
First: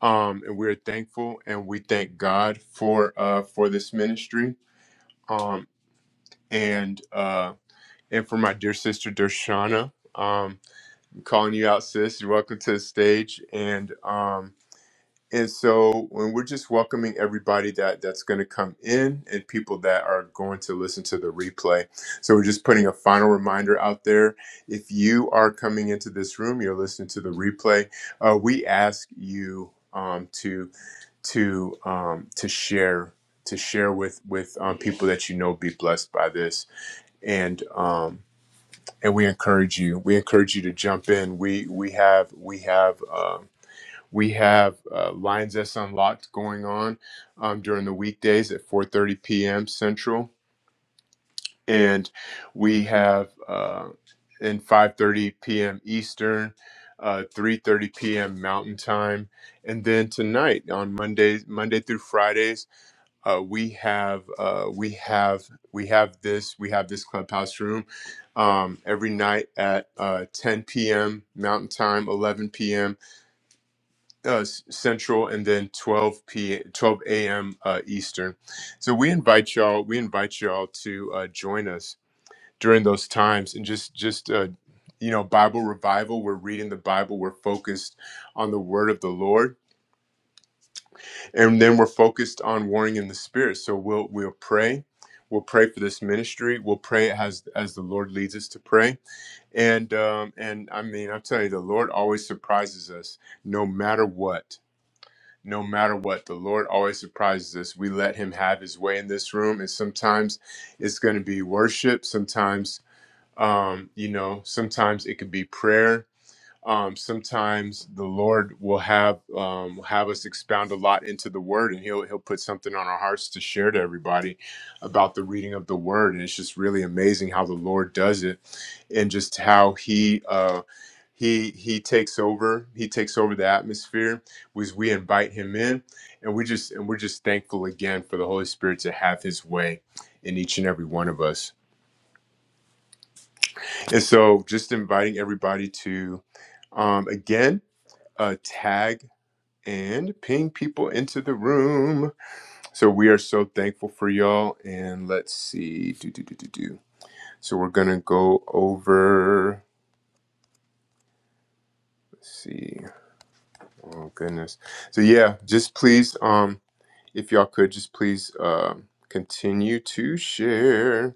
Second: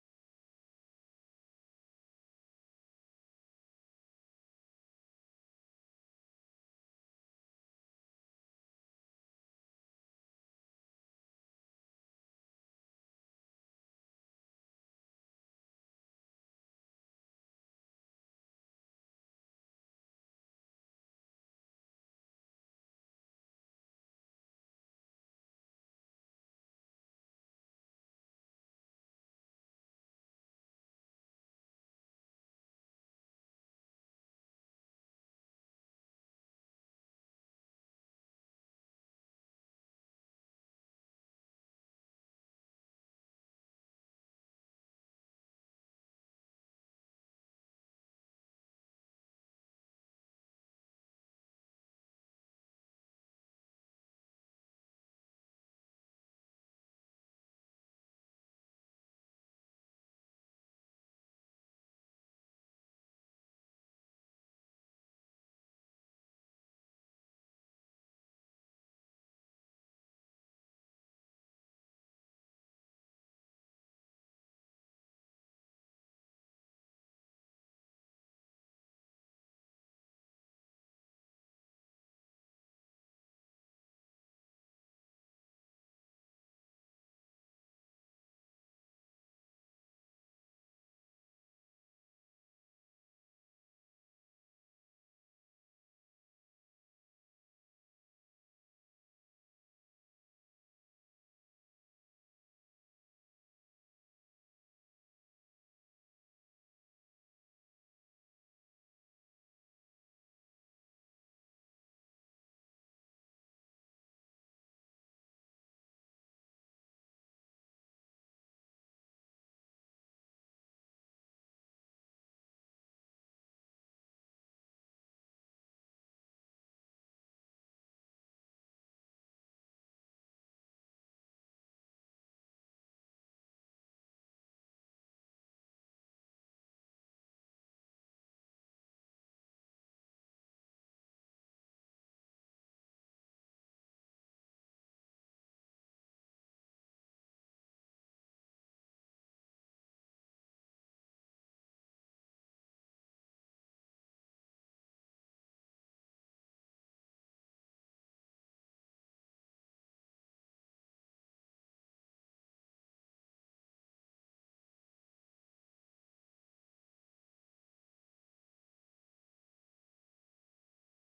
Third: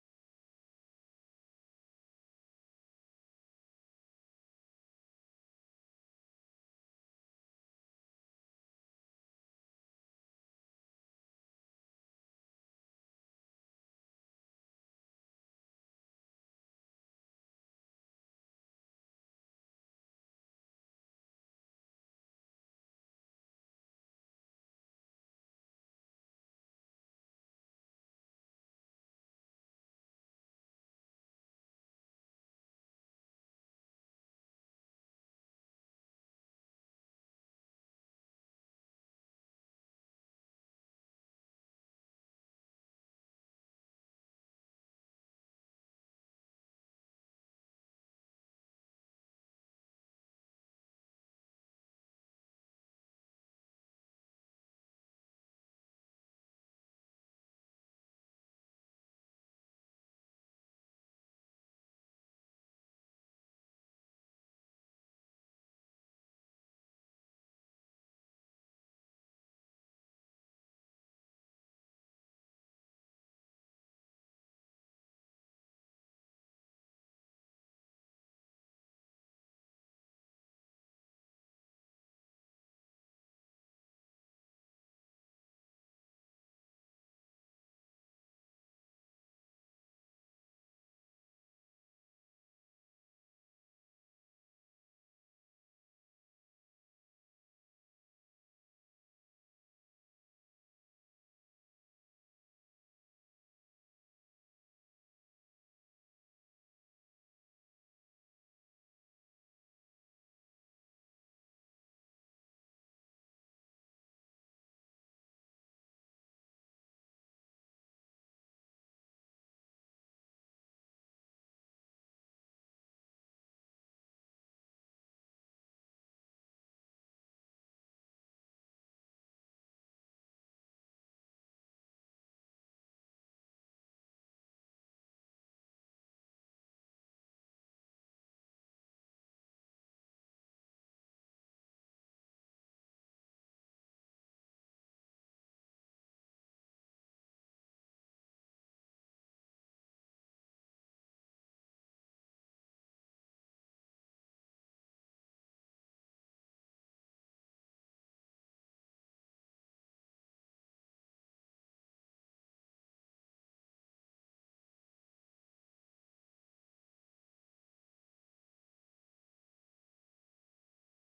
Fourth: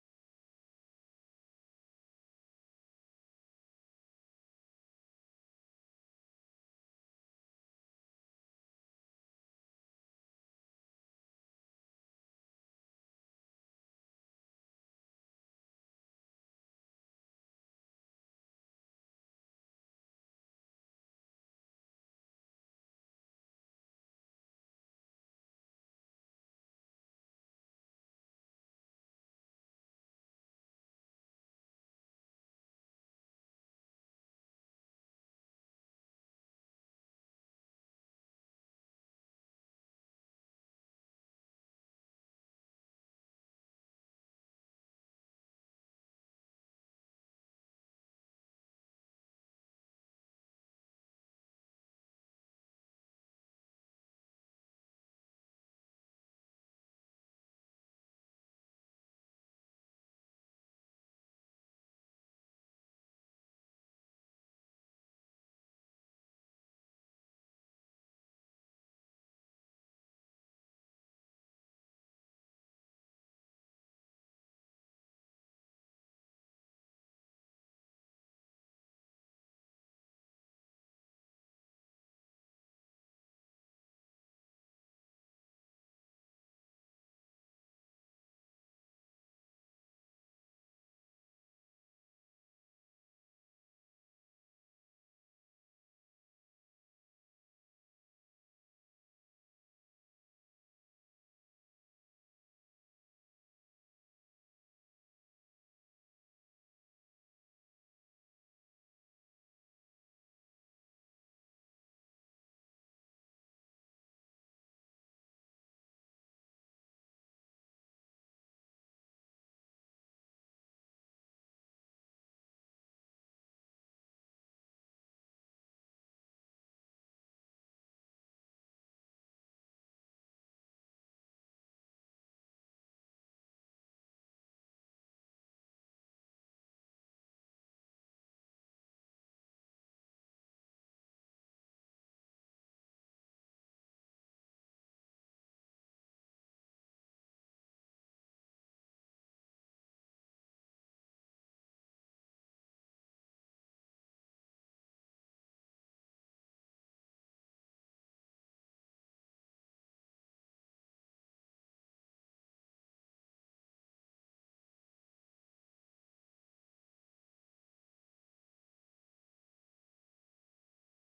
S1: um, and we're thankful and we thank God for uh, for this ministry um, and uh, and for my dear sister Dershana. Um, I'm calling you out, sis. You're welcome to the stage, and um, and so when we're just welcoming everybody that that's going to come in and people that are going to listen to the replay. So we're just putting a final reminder out there. If you are coming into this room, you're listening to the replay. Uh, we ask you. Um, to to um, to share to share with with um, people that you know be blessed by this and um, and we encourage you we encourage you to jump in we we have we have um, we have uh, lines that's unlocked going on um, during the weekdays at 4:30 p.m. Central and we have uh, in 5:30 p.m. Eastern uh, 3:30 p.m. Mountain Time, and then tonight on Mondays, Monday through Fridays uh, we have uh, we have we have this we have this clubhouse room um, every night at uh, 10 p.m. Mountain Time, 11 p.m. Uh, s- Central, and then 12 p 12 a.m. Uh, Eastern. So we invite y'all we invite y'all to uh, join us during those times and just just uh, you know Bible revival. We're reading the Bible. We're focused on the Word of the Lord and then we're focused on warring in the spirit so we'll we'll pray we'll pray for this ministry we'll pray as as the lord leads us to pray and um and i mean i will tell you the lord always surprises us no matter what no matter what the lord always surprises us we let him have his way in this room and sometimes it's going to be worship sometimes um you know sometimes it could be prayer um, sometimes the Lord will have um, have us expound a lot into the Word, and He'll He'll put something on our hearts to share to everybody about the reading of the Word, and it's just really amazing how the Lord does it, and just how He. Uh, he, he takes over he takes over the atmosphere was we invite him in and we just and we're just thankful again for the holy spirit to have his way in each and every one of us and so just inviting everybody to um, again uh, tag and ping people into the room. So we are so thankful for y'all. And let's see. Do, do, do, do, do. So we're going to go over. Let's see. Oh, goodness. So, yeah, just please, um, if y'all could, just please um continue to share.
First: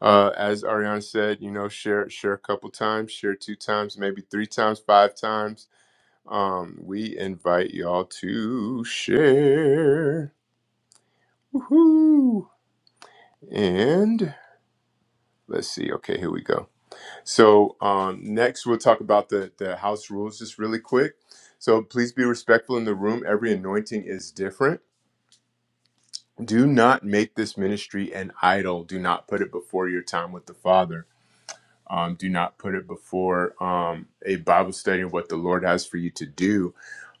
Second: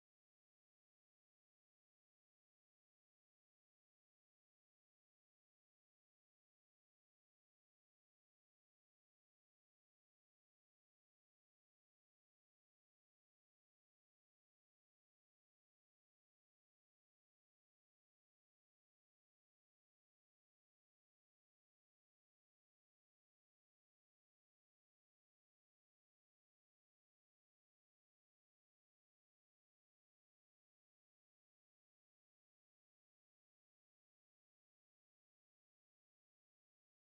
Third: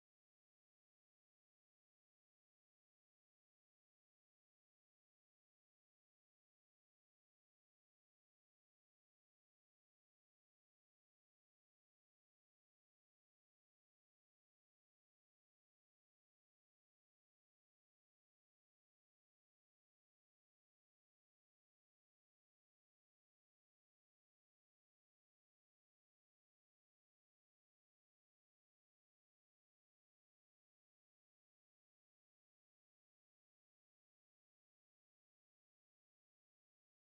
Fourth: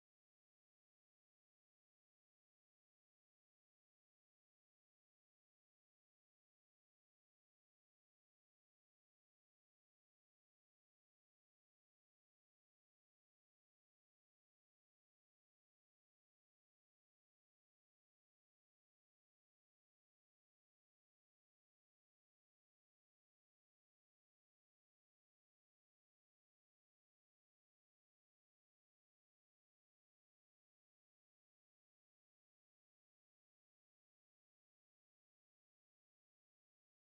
S1: Uh, as Ariana said, you know, share share a couple times, share two times, maybe three times, five times. Um, we invite y'all to share. Woohoo! And let's see. Okay, here we go. So um, next, we'll talk about the the house rules just really quick. So please be respectful in the room. Every anointing is different. Do not make this ministry an idol. Do not put it before your time with the Father. Um, do not put it before um, a Bible study of what the Lord has for you to do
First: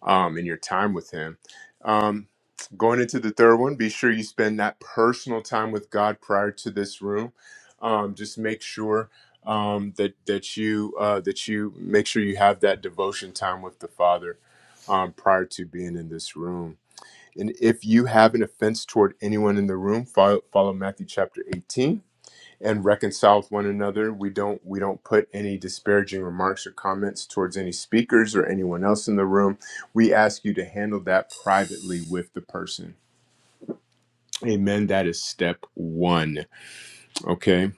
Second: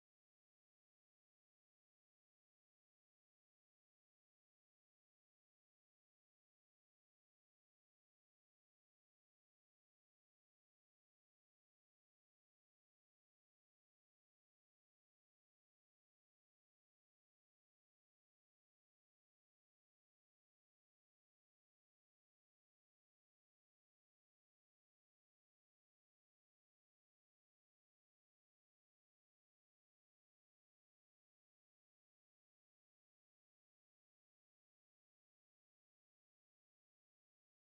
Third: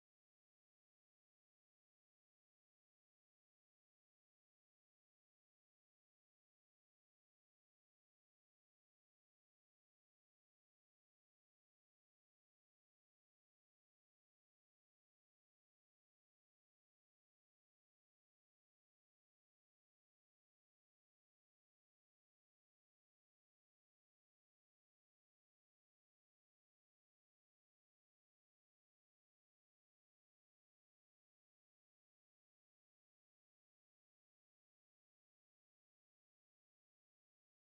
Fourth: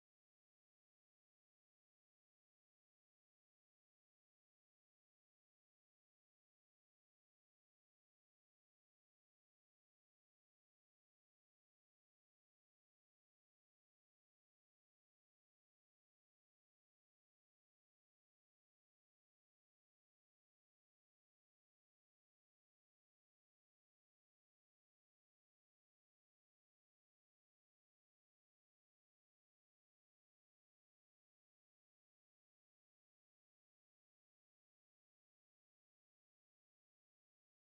S1: um, in your time with Him. Um, going into the third one, be sure you spend that personal time with God prior to this room. Um, just make sure um, that that you uh, that you make sure you have that devotion time with the Father um, prior to being in this room. And if you have an offense toward anyone in the room, follow, follow Matthew chapter 18 and reconcile with one another. We don't we don't put any disparaging remarks or comments towards any speakers or anyone else in the room. We ask you to handle that privately with the person. Amen. That is step one. Okay.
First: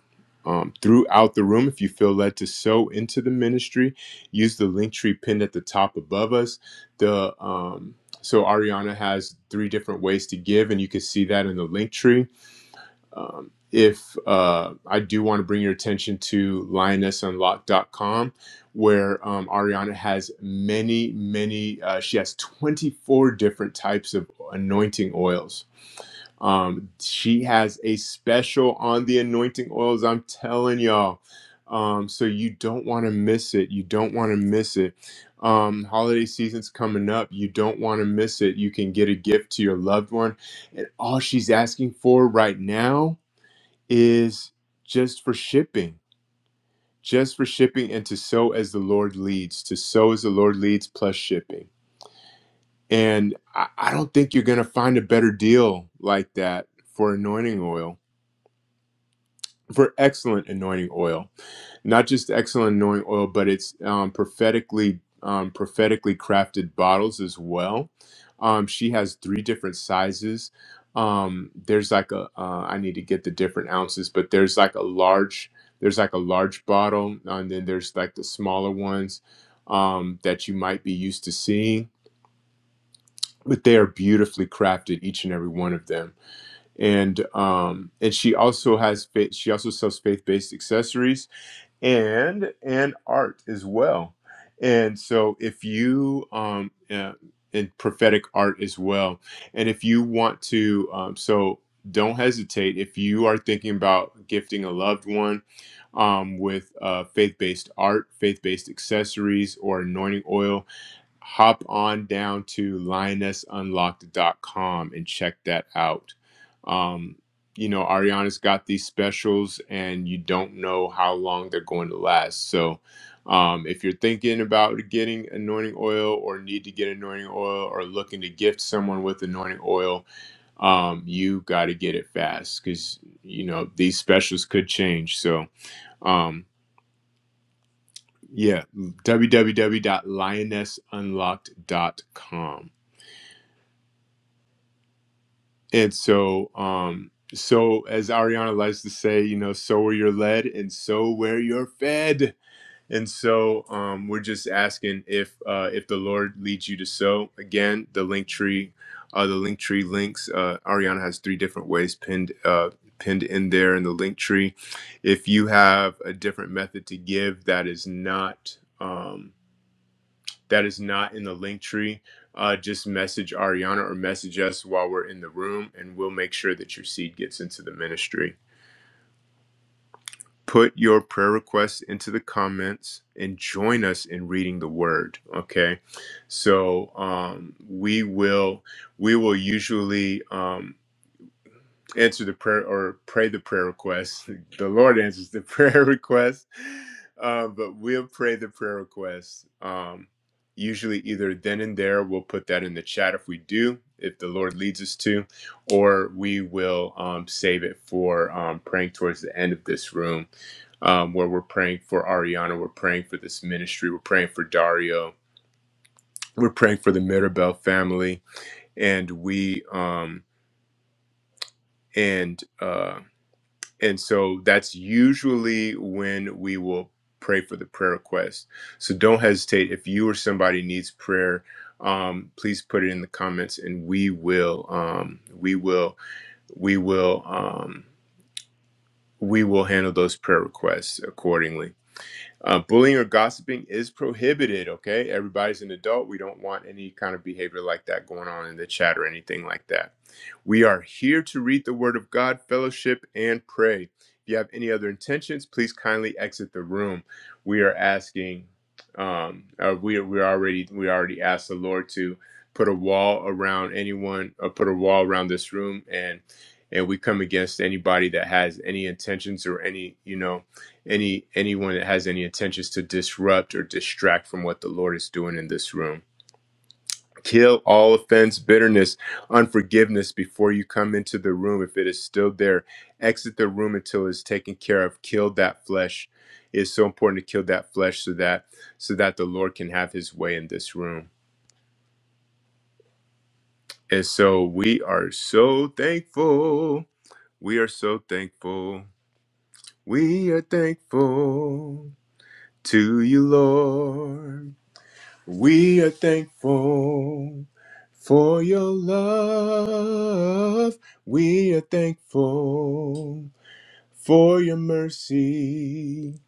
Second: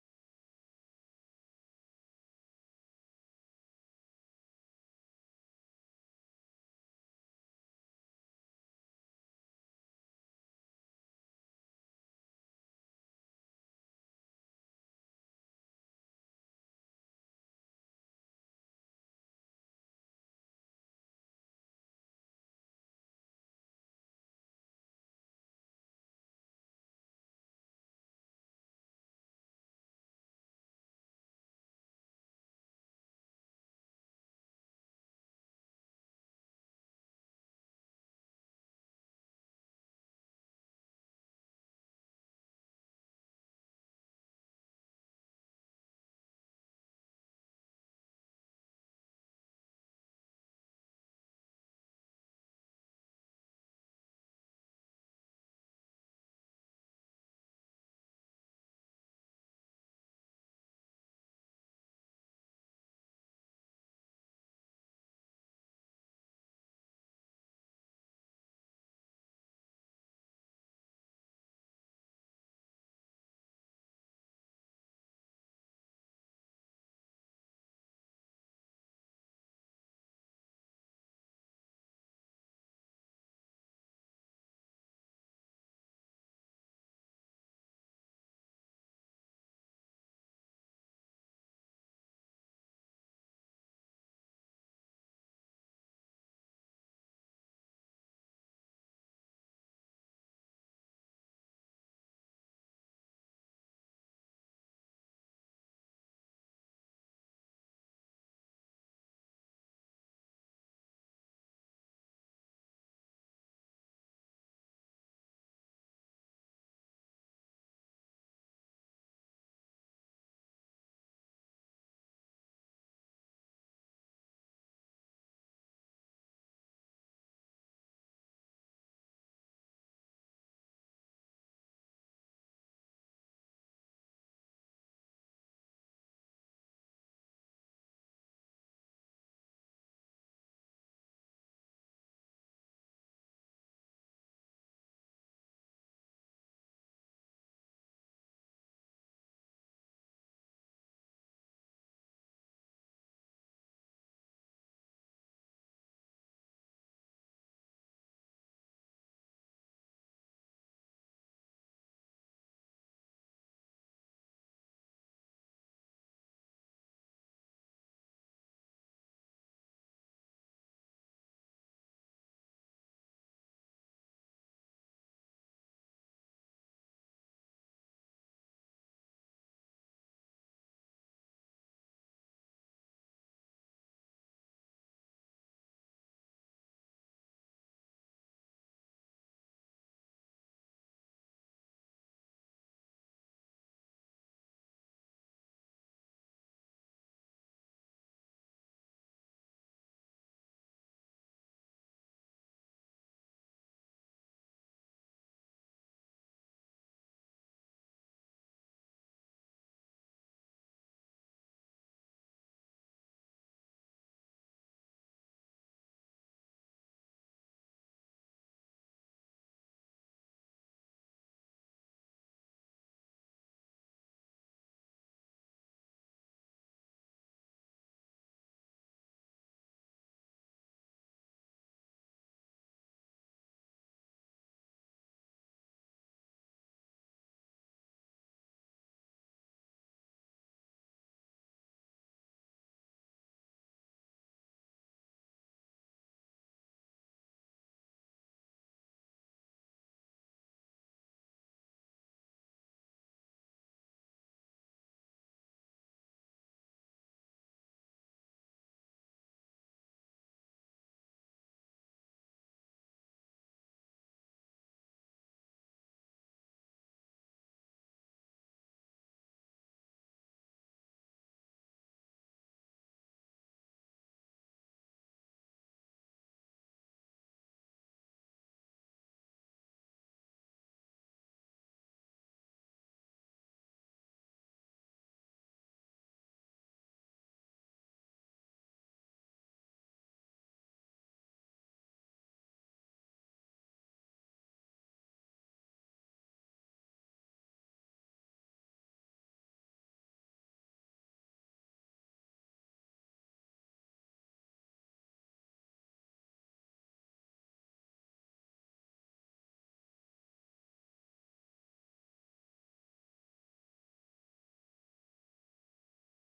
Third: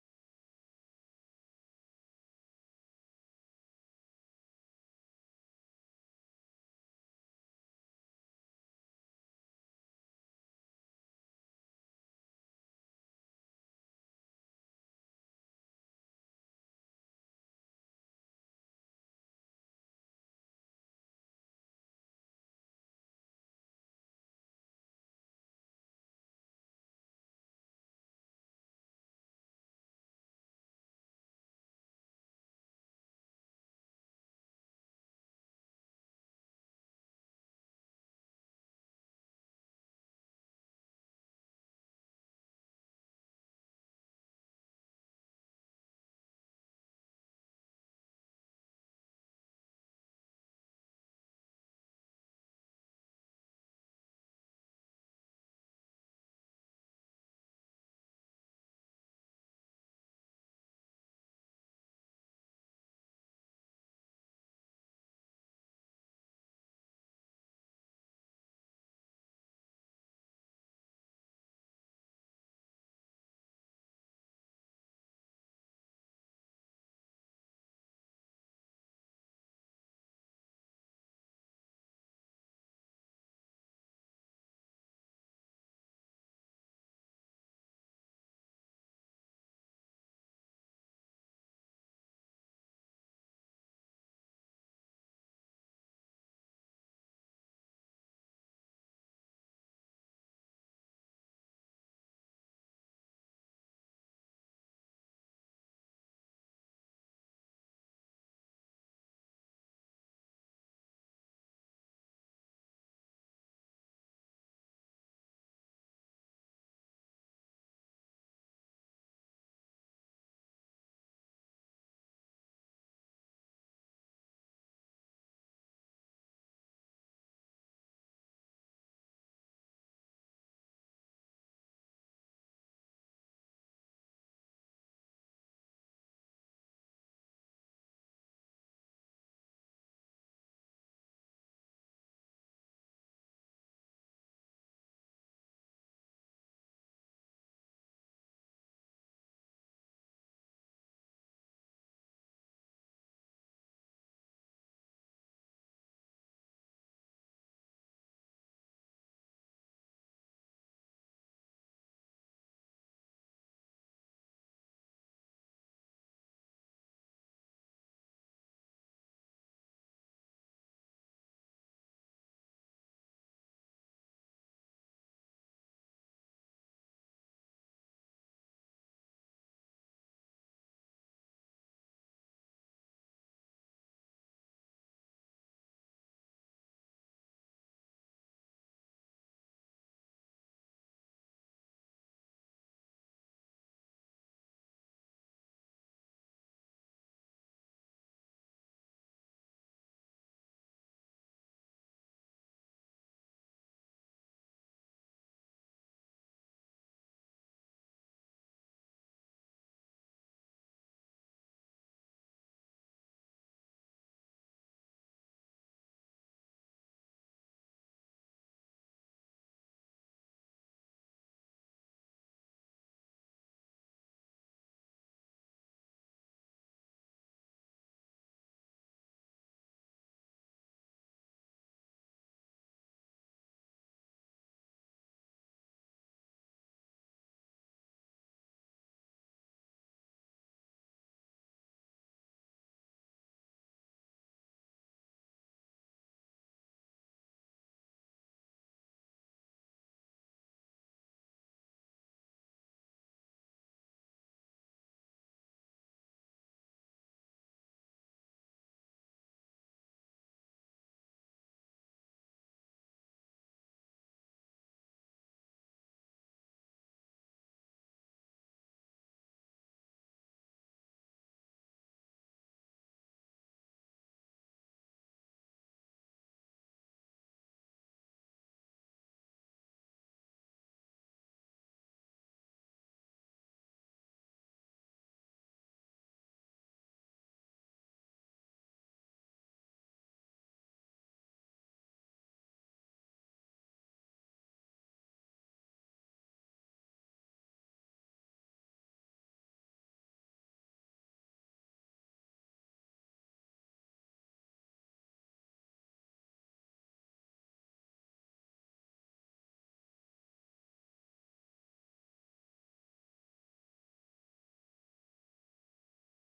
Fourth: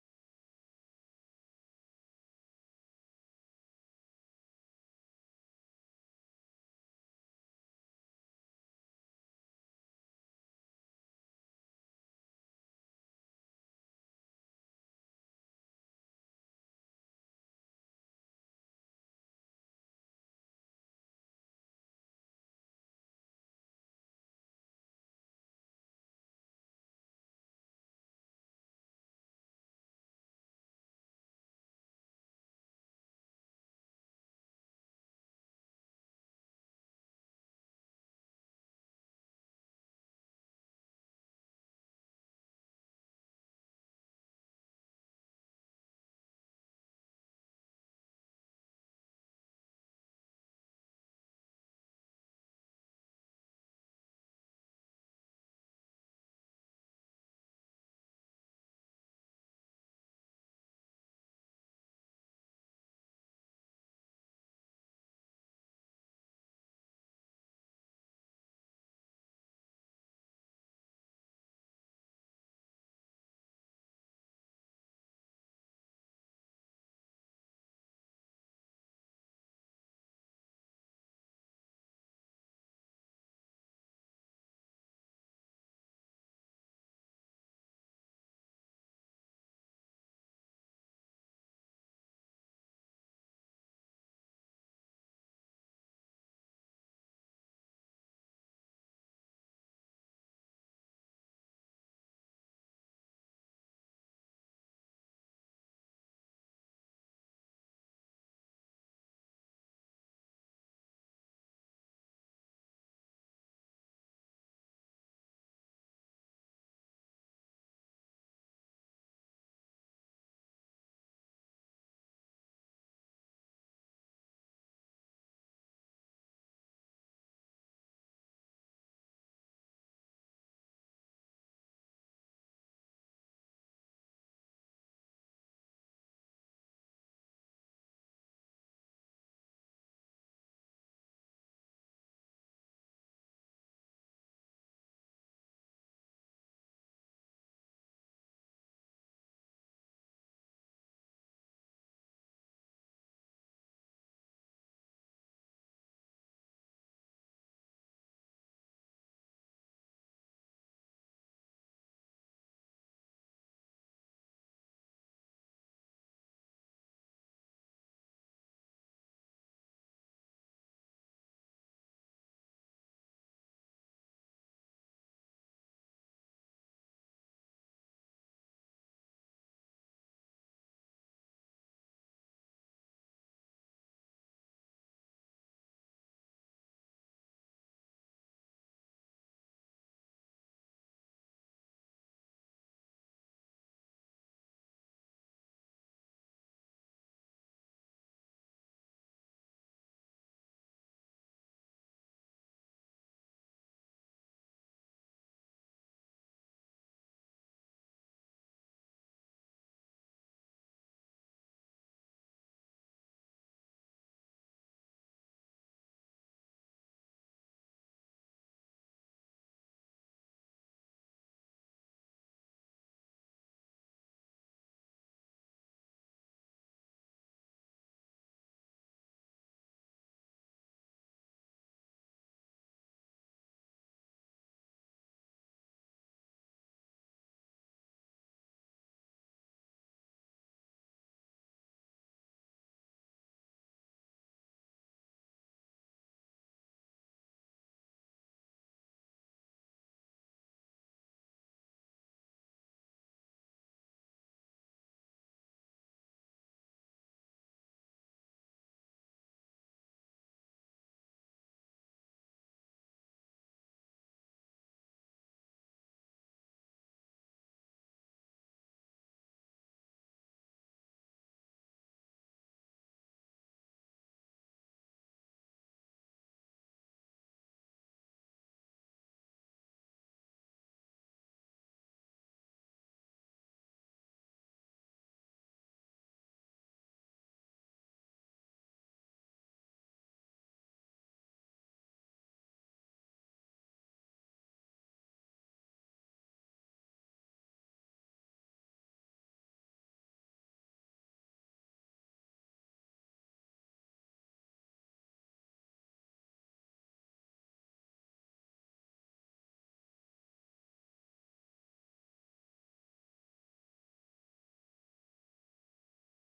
S1: Um, throughout the room, if you feel led to sow into the ministry, use the link tree pinned at the top above us. The um, so Ariana has three different ways to give, and you can see that in the link tree um, if uh, I do want to bring your attention to lionessunlocked.com, where um, Ariana has many, many, uh, she has 24 different types of anointing oils. Um, she has a special on the anointing oils, I'm telling y'all. Um, so you don't want to miss it. You don't want to miss it. Um, holiday season's coming up. You don't want to miss it. You can get a gift to your loved one. And all she's asking for right now is just for shipping, just for shipping and to sow as the Lord leads, to sow as the Lord leads plus shipping. And I, I don't think you're going to find a better deal like that for anointing oil for excellent anointing oil, not just excellent anointing oil, but it's um, prophetically um, prophetically crafted bottles as well. Um, she has three different sizes. Um, there's like a uh, I need to get the different ounces, but there's like a large there's like a large bottle, and then there's like the smaller ones um, that you might be used to seeing. But they are beautifully crafted, each and every one of them and um and she also has faith she also sells faith-based accessories and and art as well. And so if you um uh, and prophetic art as well, and if you want to um so don't hesitate if you are thinking about gifting a loved one um, with uh, faith-based art, faith-based accessories, or anointing oil hop on down to lionessunlocked.com and check that out. Um, you know, Ariana's got these specials, and you don't know how long they're going to last. So, um, if you're thinking about getting anointing oil, or need to get anointing oil, or looking to gift someone with anointing oil, um, you got to get it fast because you know these specials could change. So, um, yeah, www.lionessunlocked.com. And so, um, so as Ariana likes to say, you know, so are you're led, and so where you're fed. And so, um, we're just asking if uh, if the Lord leads you to sow. Again, the link tree, uh, the link tree links. Uh, Ariana has three different ways pinned uh, pinned in there in the link tree. If you have a different method to give that is not. Um, that is not in the link tree, uh, just message Ariana or message us while we're in the room, and we'll make sure that your seed gets into the ministry. Put your prayer requests into the comments and join us in reading the word. Okay, so um, we will we will usually. Um, answer the prayer or pray the prayer request. The Lord answers the prayer request, uh, but we'll pray the prayer request. Um, usually, either then and there, we'll put that in the chat if we do, if the Lord leads us to, or we will um, save it for um, praying towards the end of this room, um, where we're praying for Ariana, we're praying for this ministry, we're praying for Dario, we're praying for the Mirabel family, and we um, and. uh, And so that's usually when we will pray for the prayer request. So don't hesitate. If you or somebody needs prayer, um, please put it in the comments and we will, um, we will, we will, um, we will handle those prayer requests accordingly. Uh, bullying or gossiping is prohibited, okay? Everybody's an adult. We don't want any kind of behavior like that going on in the chat or anything like that. We are here to read the Word of God, fellowship, and pray. If you have any other intentions, please kindly exit the room. We are asking, um, uh, we we already we already asked the Lord to put a wall around anyone, or put a wall around this room, and and we come against anybody that has any intentions or any you know any anyone that has any intentions to disrupt or distract from what the Lord is doing in this room. Kill all offense, bitterness, unforgiveness before you come into the room. If it is still there, exit the room until it's taken care of. Kill that flesh. It's so important to kill that flesh so that so that the Lord can have His way in this room. And so we are so thankful. We are so thankful. We are thankful to you, Lord. We are thankful for your love. We are thankful for your mercy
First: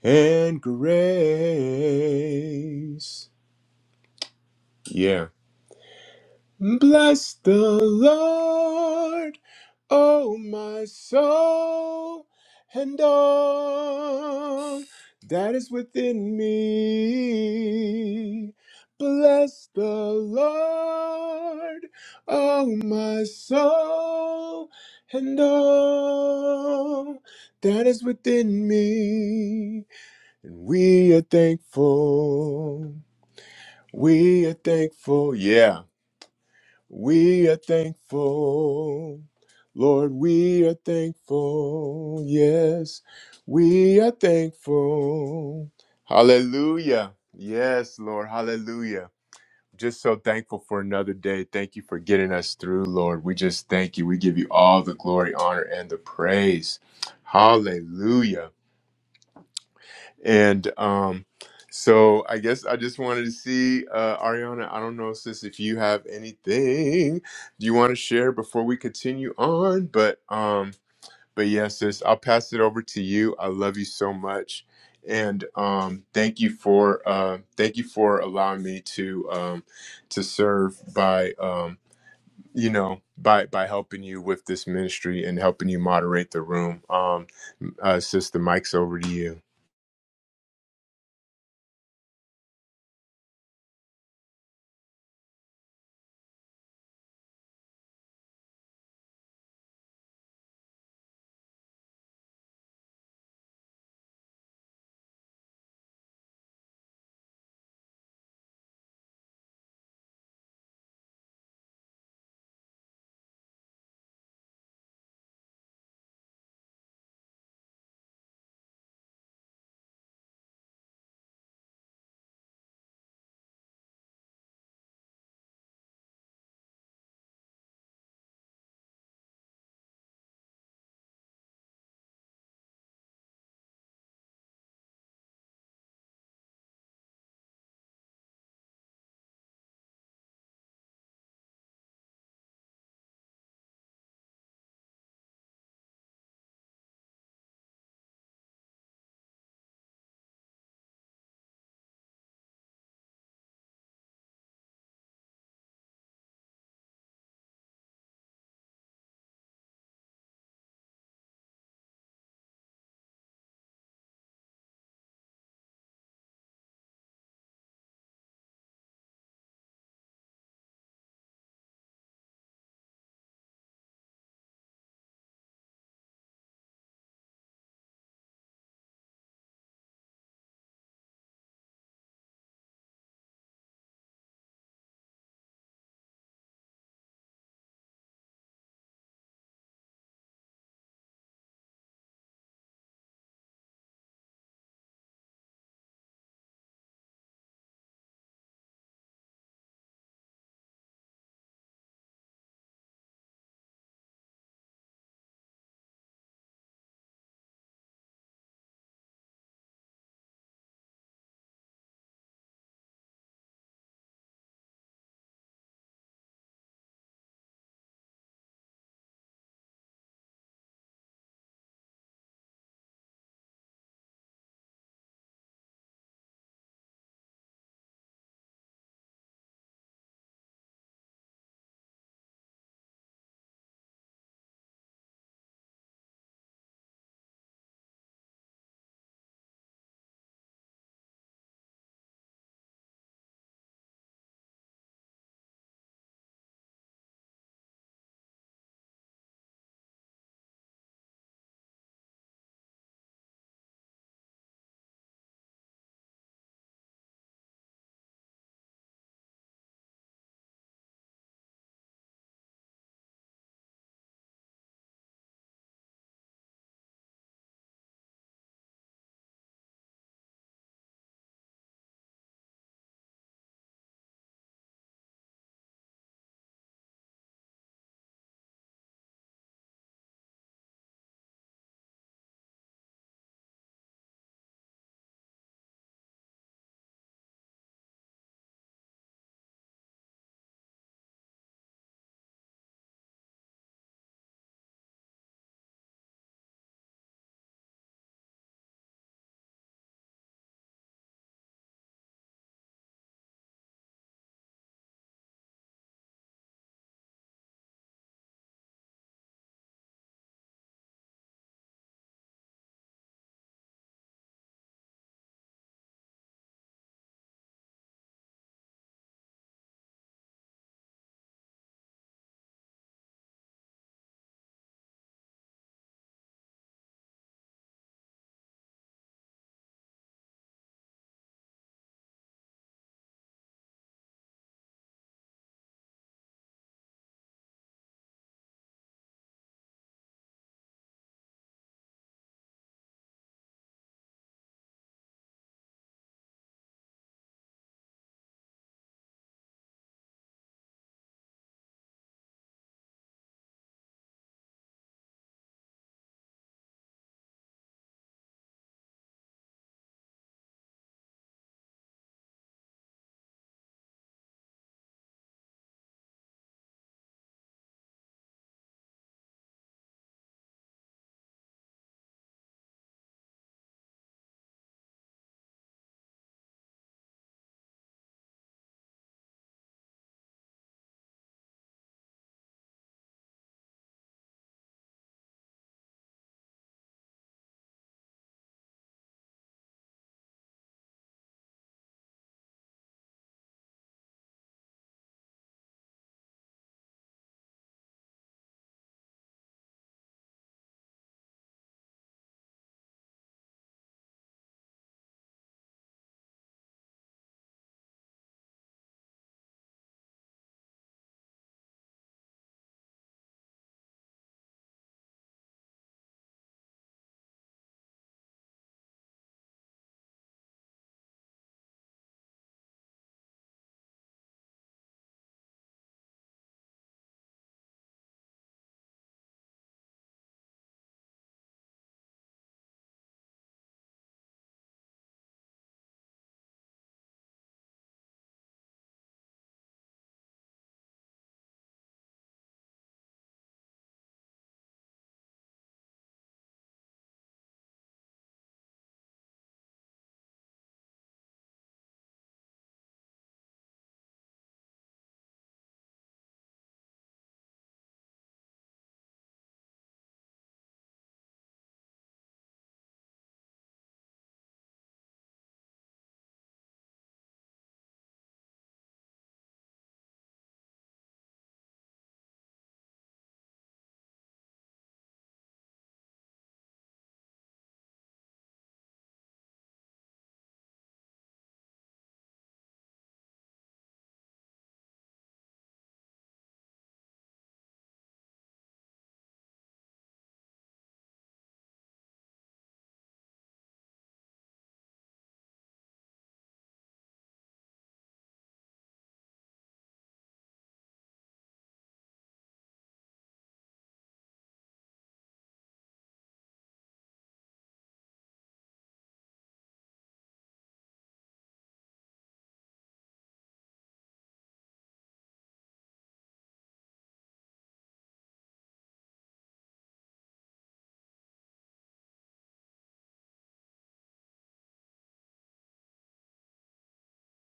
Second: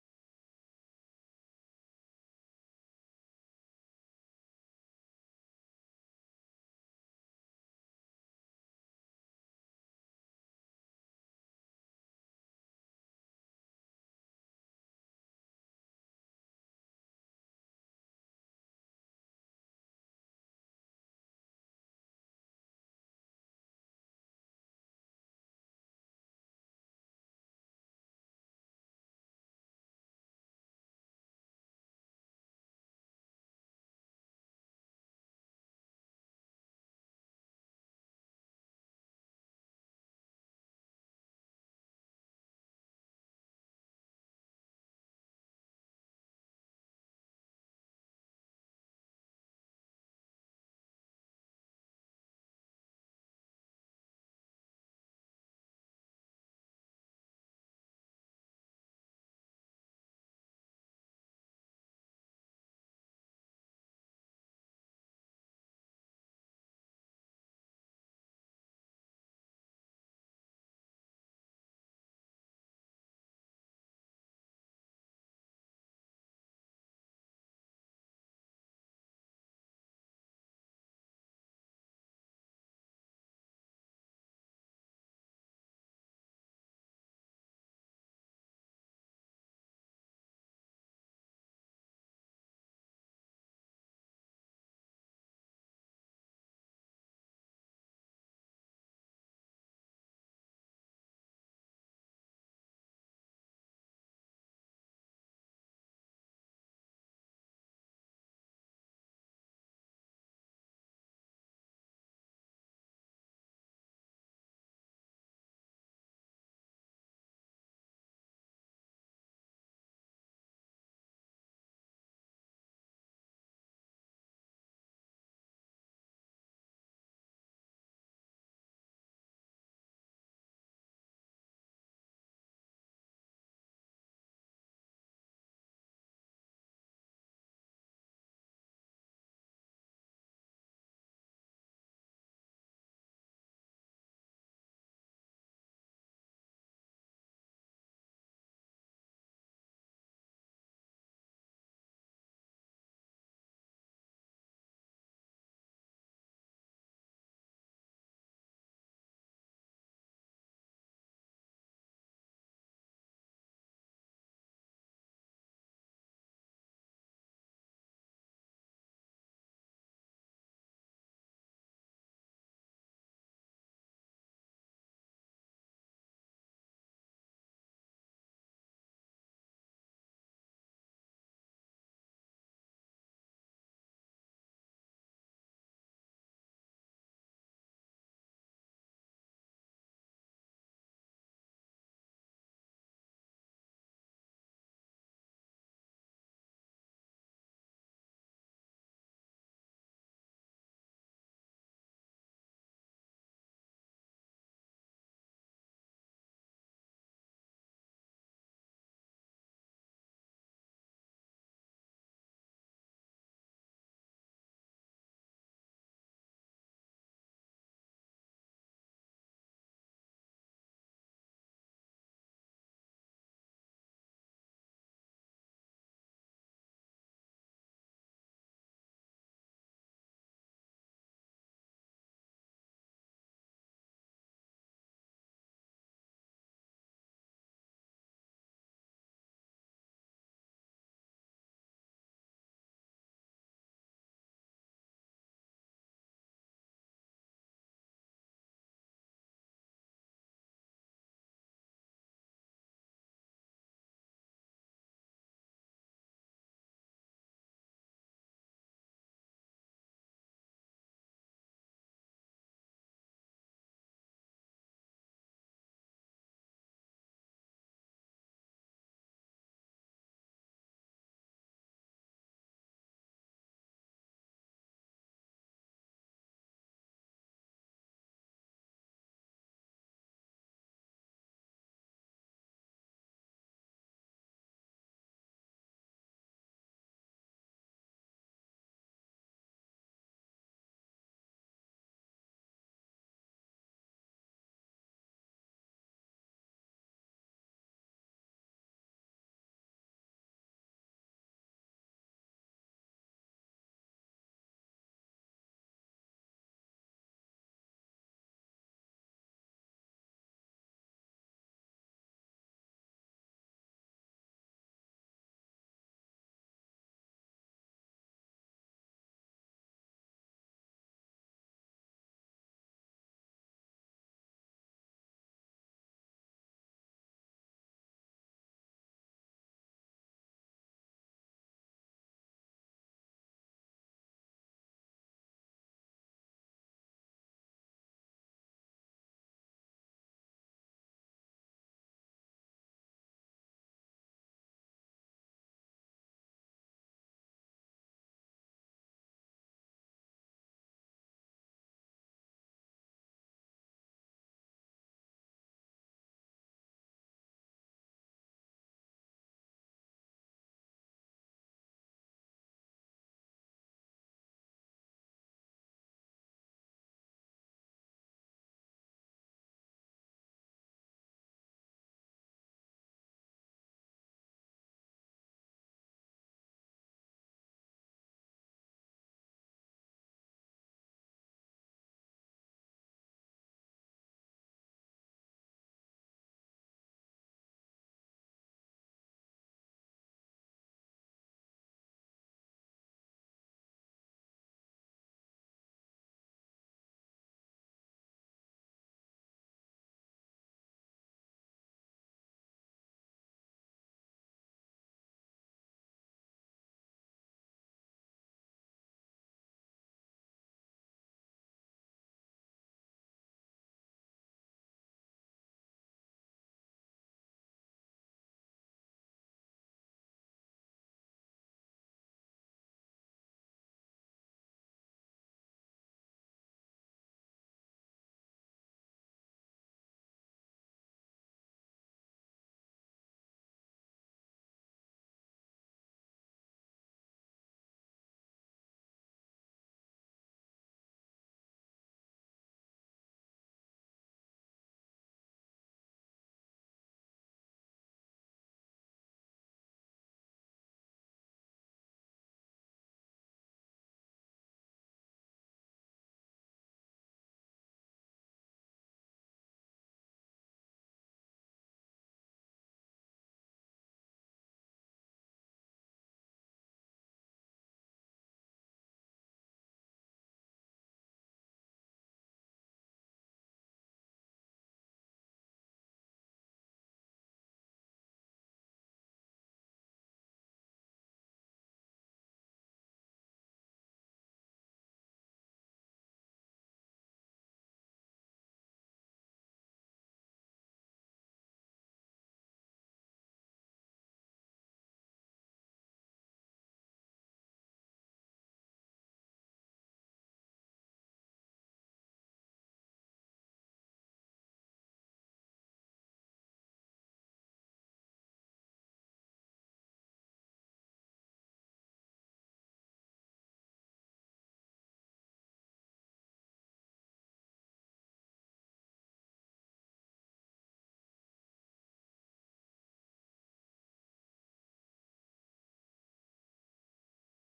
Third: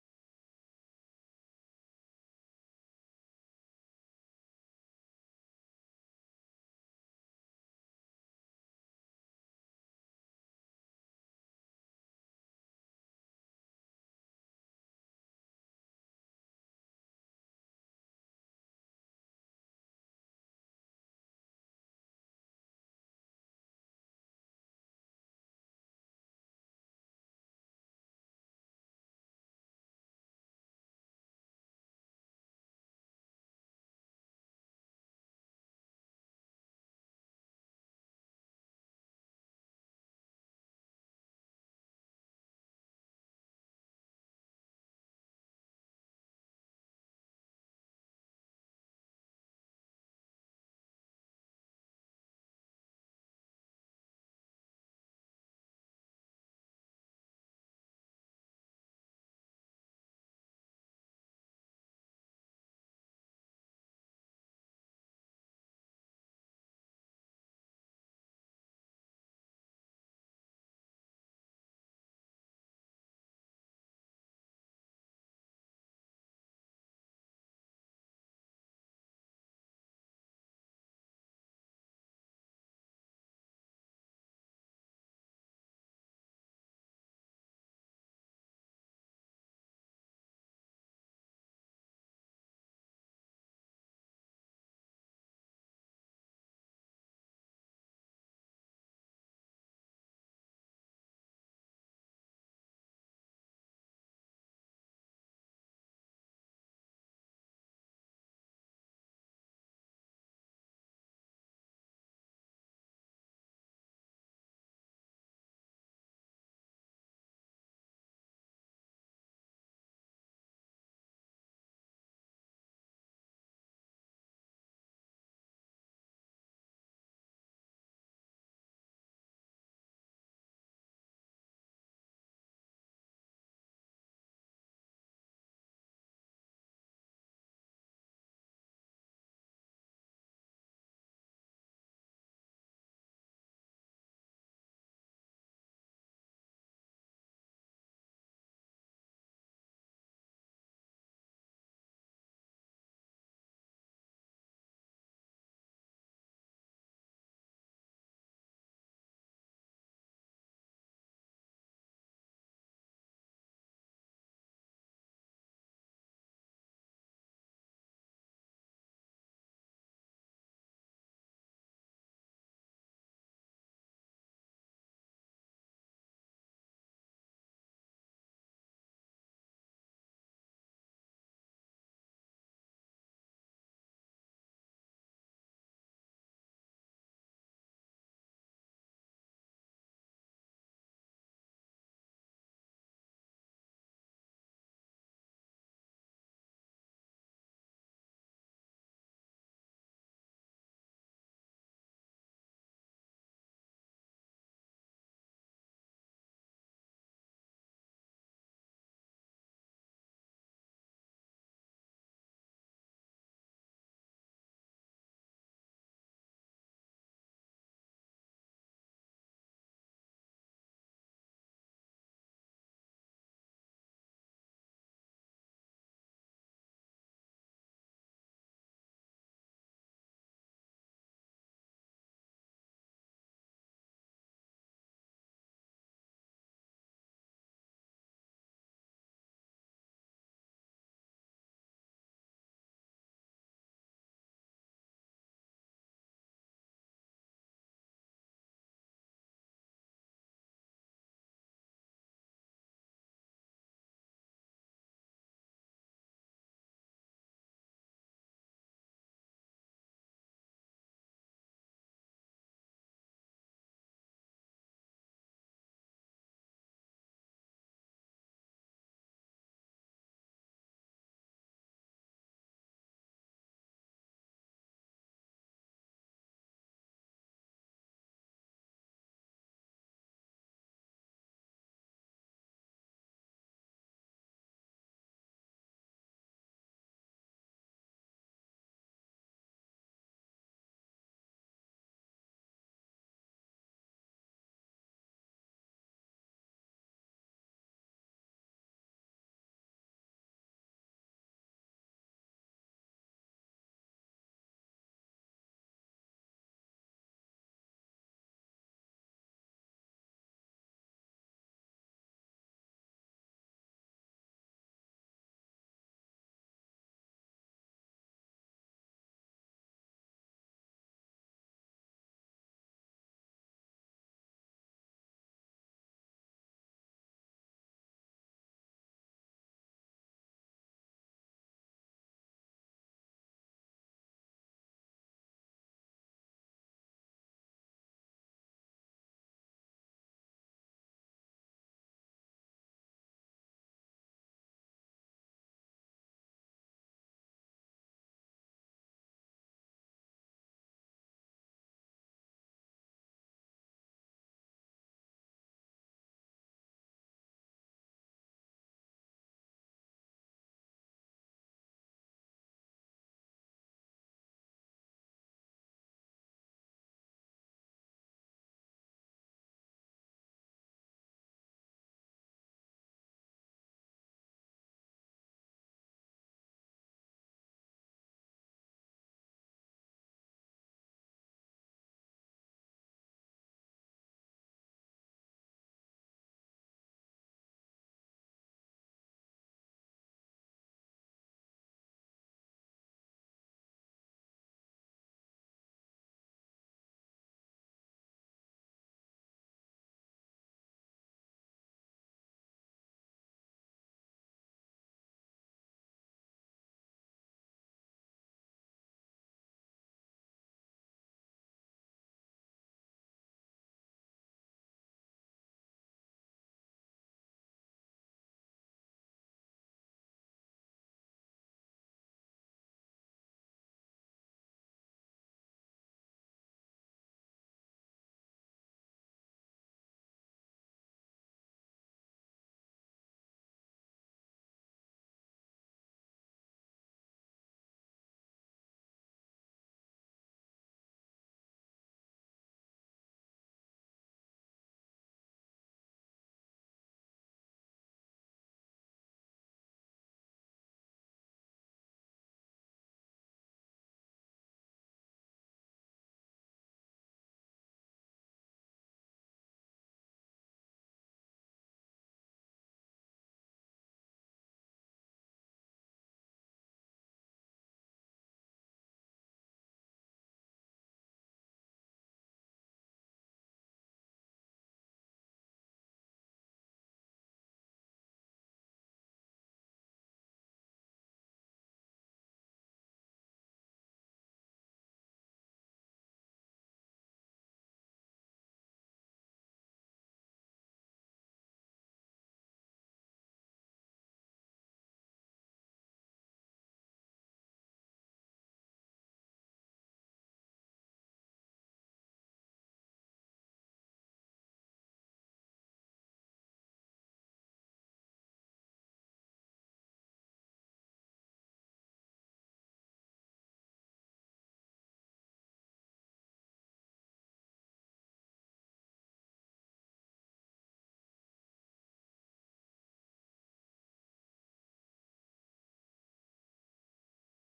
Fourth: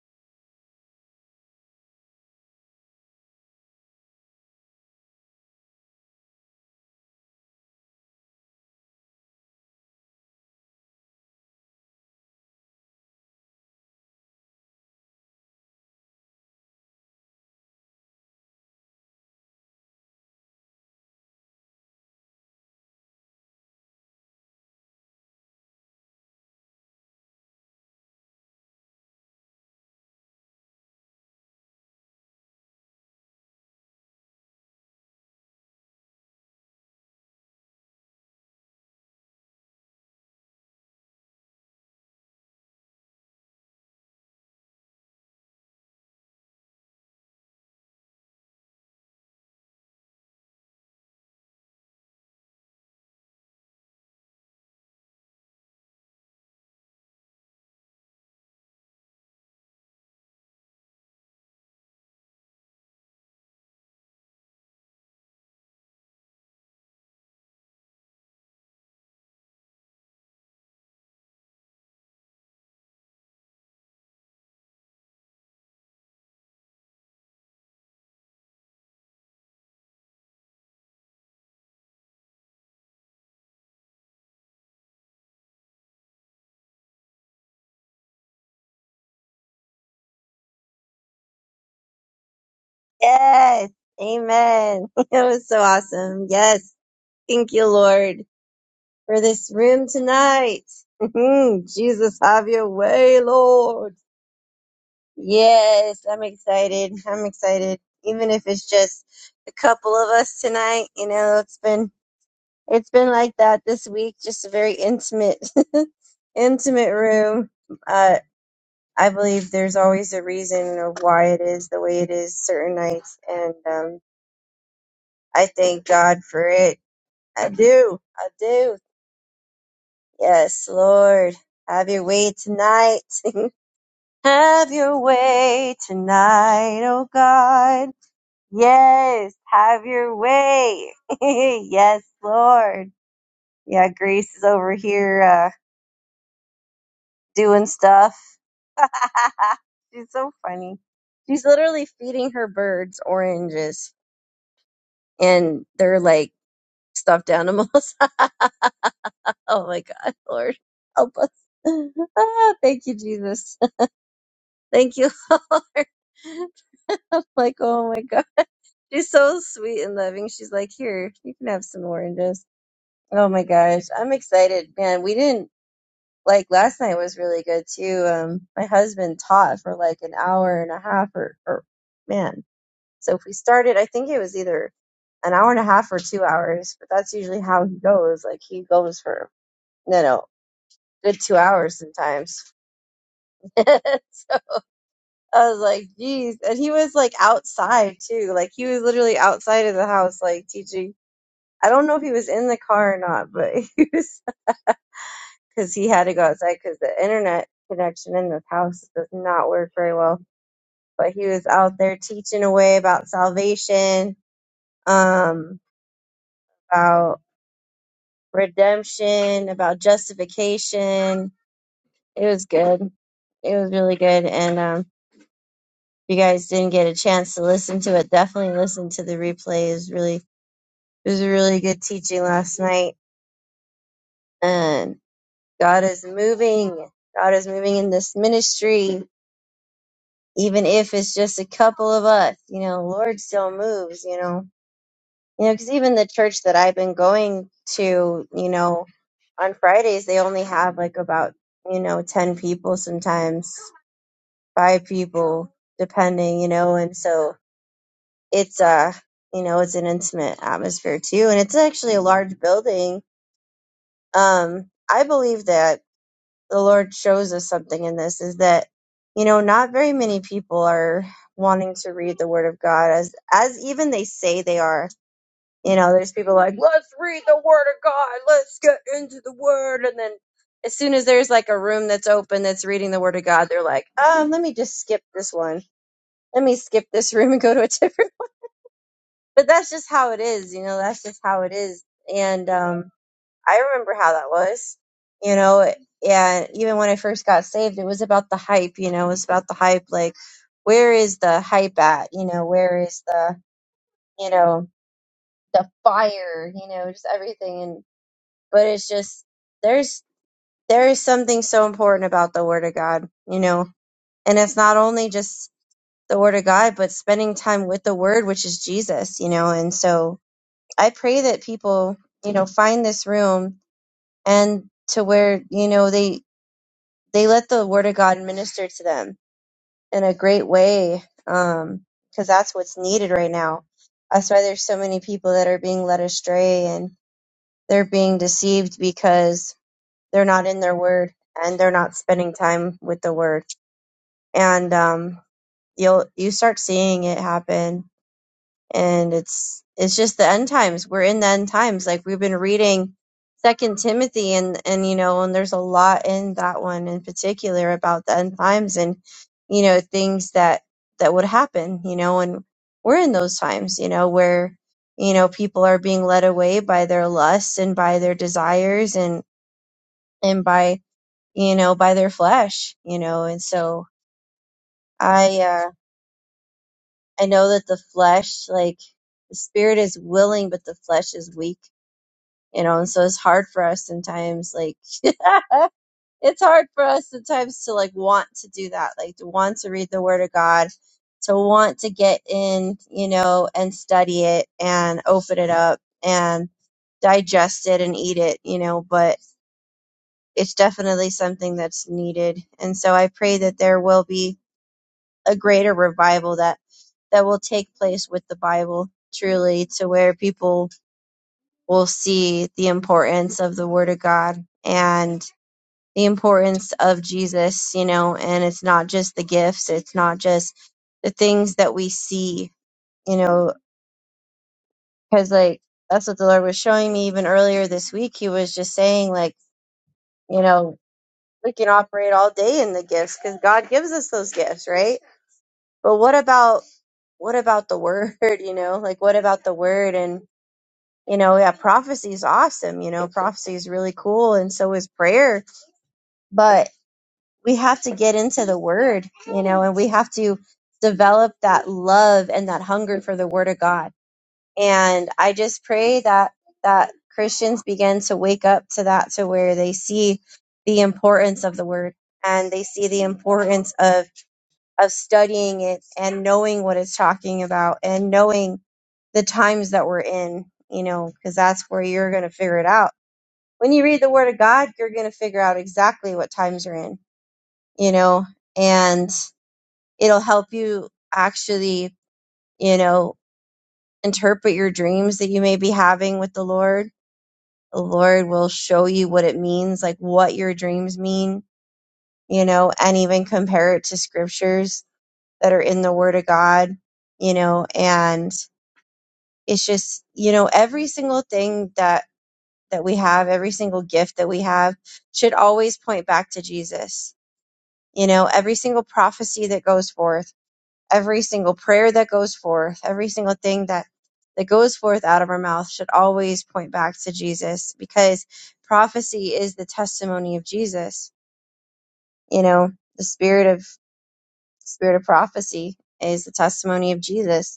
S1: and grace. Yeah. Bless the Lord, O my soul, and all that is within me. Bless the Lord, O my soul, and all that is within me. And we are thankful. We are thankful. Yeah. We are thankful. Lord, we are thankful. Yes, we are thankful. Hallelujah. Yes, Lord. Hallelujah. Just so thankful for another day. Thank you for getting us through, Lord. We just thank you. We give you all the glory, honor, and the praise. Hallelujah. And um, so I guess I just wanted to see, uh, Ariana, I don't know, sis, if you have anything you want to share before we continue on. But um, but yeah, sis, I'll pass it over to you. I love you so much. And um, thank you for uh, thank you for allowing me to um, to serve by um, you know by by helping you with this ministry and helping you moderate the room. Um, uh, sis, the mic's over to you.
S2: Yes. Amen. That was so awesome. Yes. Thank you, Lord, for this room tonight. Mhm. Jesus, have your way, Lord. Yes. I'm excited. I'm excited. Even if it's just a couple of us tonight, you know, it's been, it's been like that this week. Just a very intimate, intimate room. Uh, I believe there's always a reason of why it is the way it is certain nights. And, um, I thank God for it. I do. I do. Yes, Lord. Have your way tonight. have your way tonight, oh God. Yes, have your way. yes, Lord. Yeah, Grace is over here uh, doing stuff. She's so funny. She's literally feeding her birds oranges, and they're like stuffed animals. Oh my God, Lord, help us. Ah, thank you, Jesus. Thank you, Lord. I'm like, oh my God. She's so sweet and loving. She's like, here, you can have some oranges. Oh my gosh. I'm excited. Man, we didn't like last night was really good too. Um, my husband taught for like an hour and a half or, or man. So if we started, I think it was either an hour and a half or two hours, but that's usually how he goes. Like he goes for, no, no, good two hours sometimes so I was like, geez. And he was like outside too. Like he was literally outside of the house, like teaching. I don't know if he was in the car or not, but he was, because he had to go outside because the internet connection in this house does not work very well. But he was out there teaching away about salvation, um, about redemption, about justification. It was good. It was really good. And, um, you guys didn't get a chance to listen to it, definitely listen to the replay. It was really it was a really good teaching last night. And God is moving. God is moving in this ministry, even if it's just a couple of us. You know, Lord still moves. You know, you know, because even the church that I've been going to, you know, on Fridays they only have like about you know ten people sometimes, five people depending. You know, and so it's uh you know it's an intimate atmosphere too and it's actually a large building um i believe that the lord shows us something in this is that you know not very many people are wanting to read the word of god as as even they say they are you know there's people like let's read the word of god let's get into the word and then as soon as there's like a room that's open that's reading the word of god they're like um let me just skip this one let me skip this room and go to a different but that's just how it is, you know, that's just how it is. And um I remember how that was, you know, and even when I first got saved, it was about the hype, you know, it was about the hype, like where is the hype at? You know, where is the you know, the fire, you know, just everything and but it's just there's there is something so important about the word of God, you know. And it's not only just the word of God, but spending time with the word, which is Jesus, you know, and so I pray that people, you know, find this room and to where, you know, they they let the word of God minister to them in a great way um because that's what's needed right now. That's why there's so many people that are being led astray and they're being deceived because they're not in their word and they're not spending time with the word. And um you'll you start seeing it happen and it's it's just the end times we're in the end times like we've been reading second timothy and and you know and there's a lot in that one in particular about the end times and you know things that that would happen you know and we're in those times you know where you know people are being led away by their lusts and by their desires and and by you know by their flesh you know and so I. uh I know that the flesh, like the spirit is willing, but the flesh is weak, you know, and so it's hard for us sometimes, like, it's hard for us sometimes to like want to do that, like to want to read the word of God, to want to get in, you know, and study it and open it up and digest it and eat it, you know, but it's definitely something that's needed. And so I pray that there will be a greater revival that that will take place with the Bible truly to where people will see the importance of the word of God and the importance of Jesus, you know, and it's not just the gifts, it's not just the things that we see, you know, cuz like that's what the Lord was showing me even earlier this week. He was just saying like, you know, we can operate all day in the gifts cuz God gives us those gifts, right? but what about what about the word you know like what about the word and you know yeah prophecy is awesome you know prophecy is really cool and so is prayer but we have to get into the word you know and we have to develop that love and that hunger for the word of god and i just pray that that christians begin to wake up to that to where they see the importance of the word and they see the importance of of studying it and knowing what it's talking about and knowing the times that we're in, you know, because that's where you're going to figure it out. When you read the Word of God, you're going to figure out exactly what times you're in, you know, and it'll help you actually, you know, interpret your dreams that you may be having with the Lord. The Lord will show you what it means, like what your dreams mean, you know, and even compare it to scriptures that are in the Word of God, you know, and it's just you know every single thing that that we have every single gift that we have should always point back to jesus you know every single prophecy that goes forth every single prayer that goes forth every single thing that that goes forth out of our mouth should always point back to jesus because prophecy is the testimony of jesus you know the spirit of spirit of prophecy is the testimony of jesus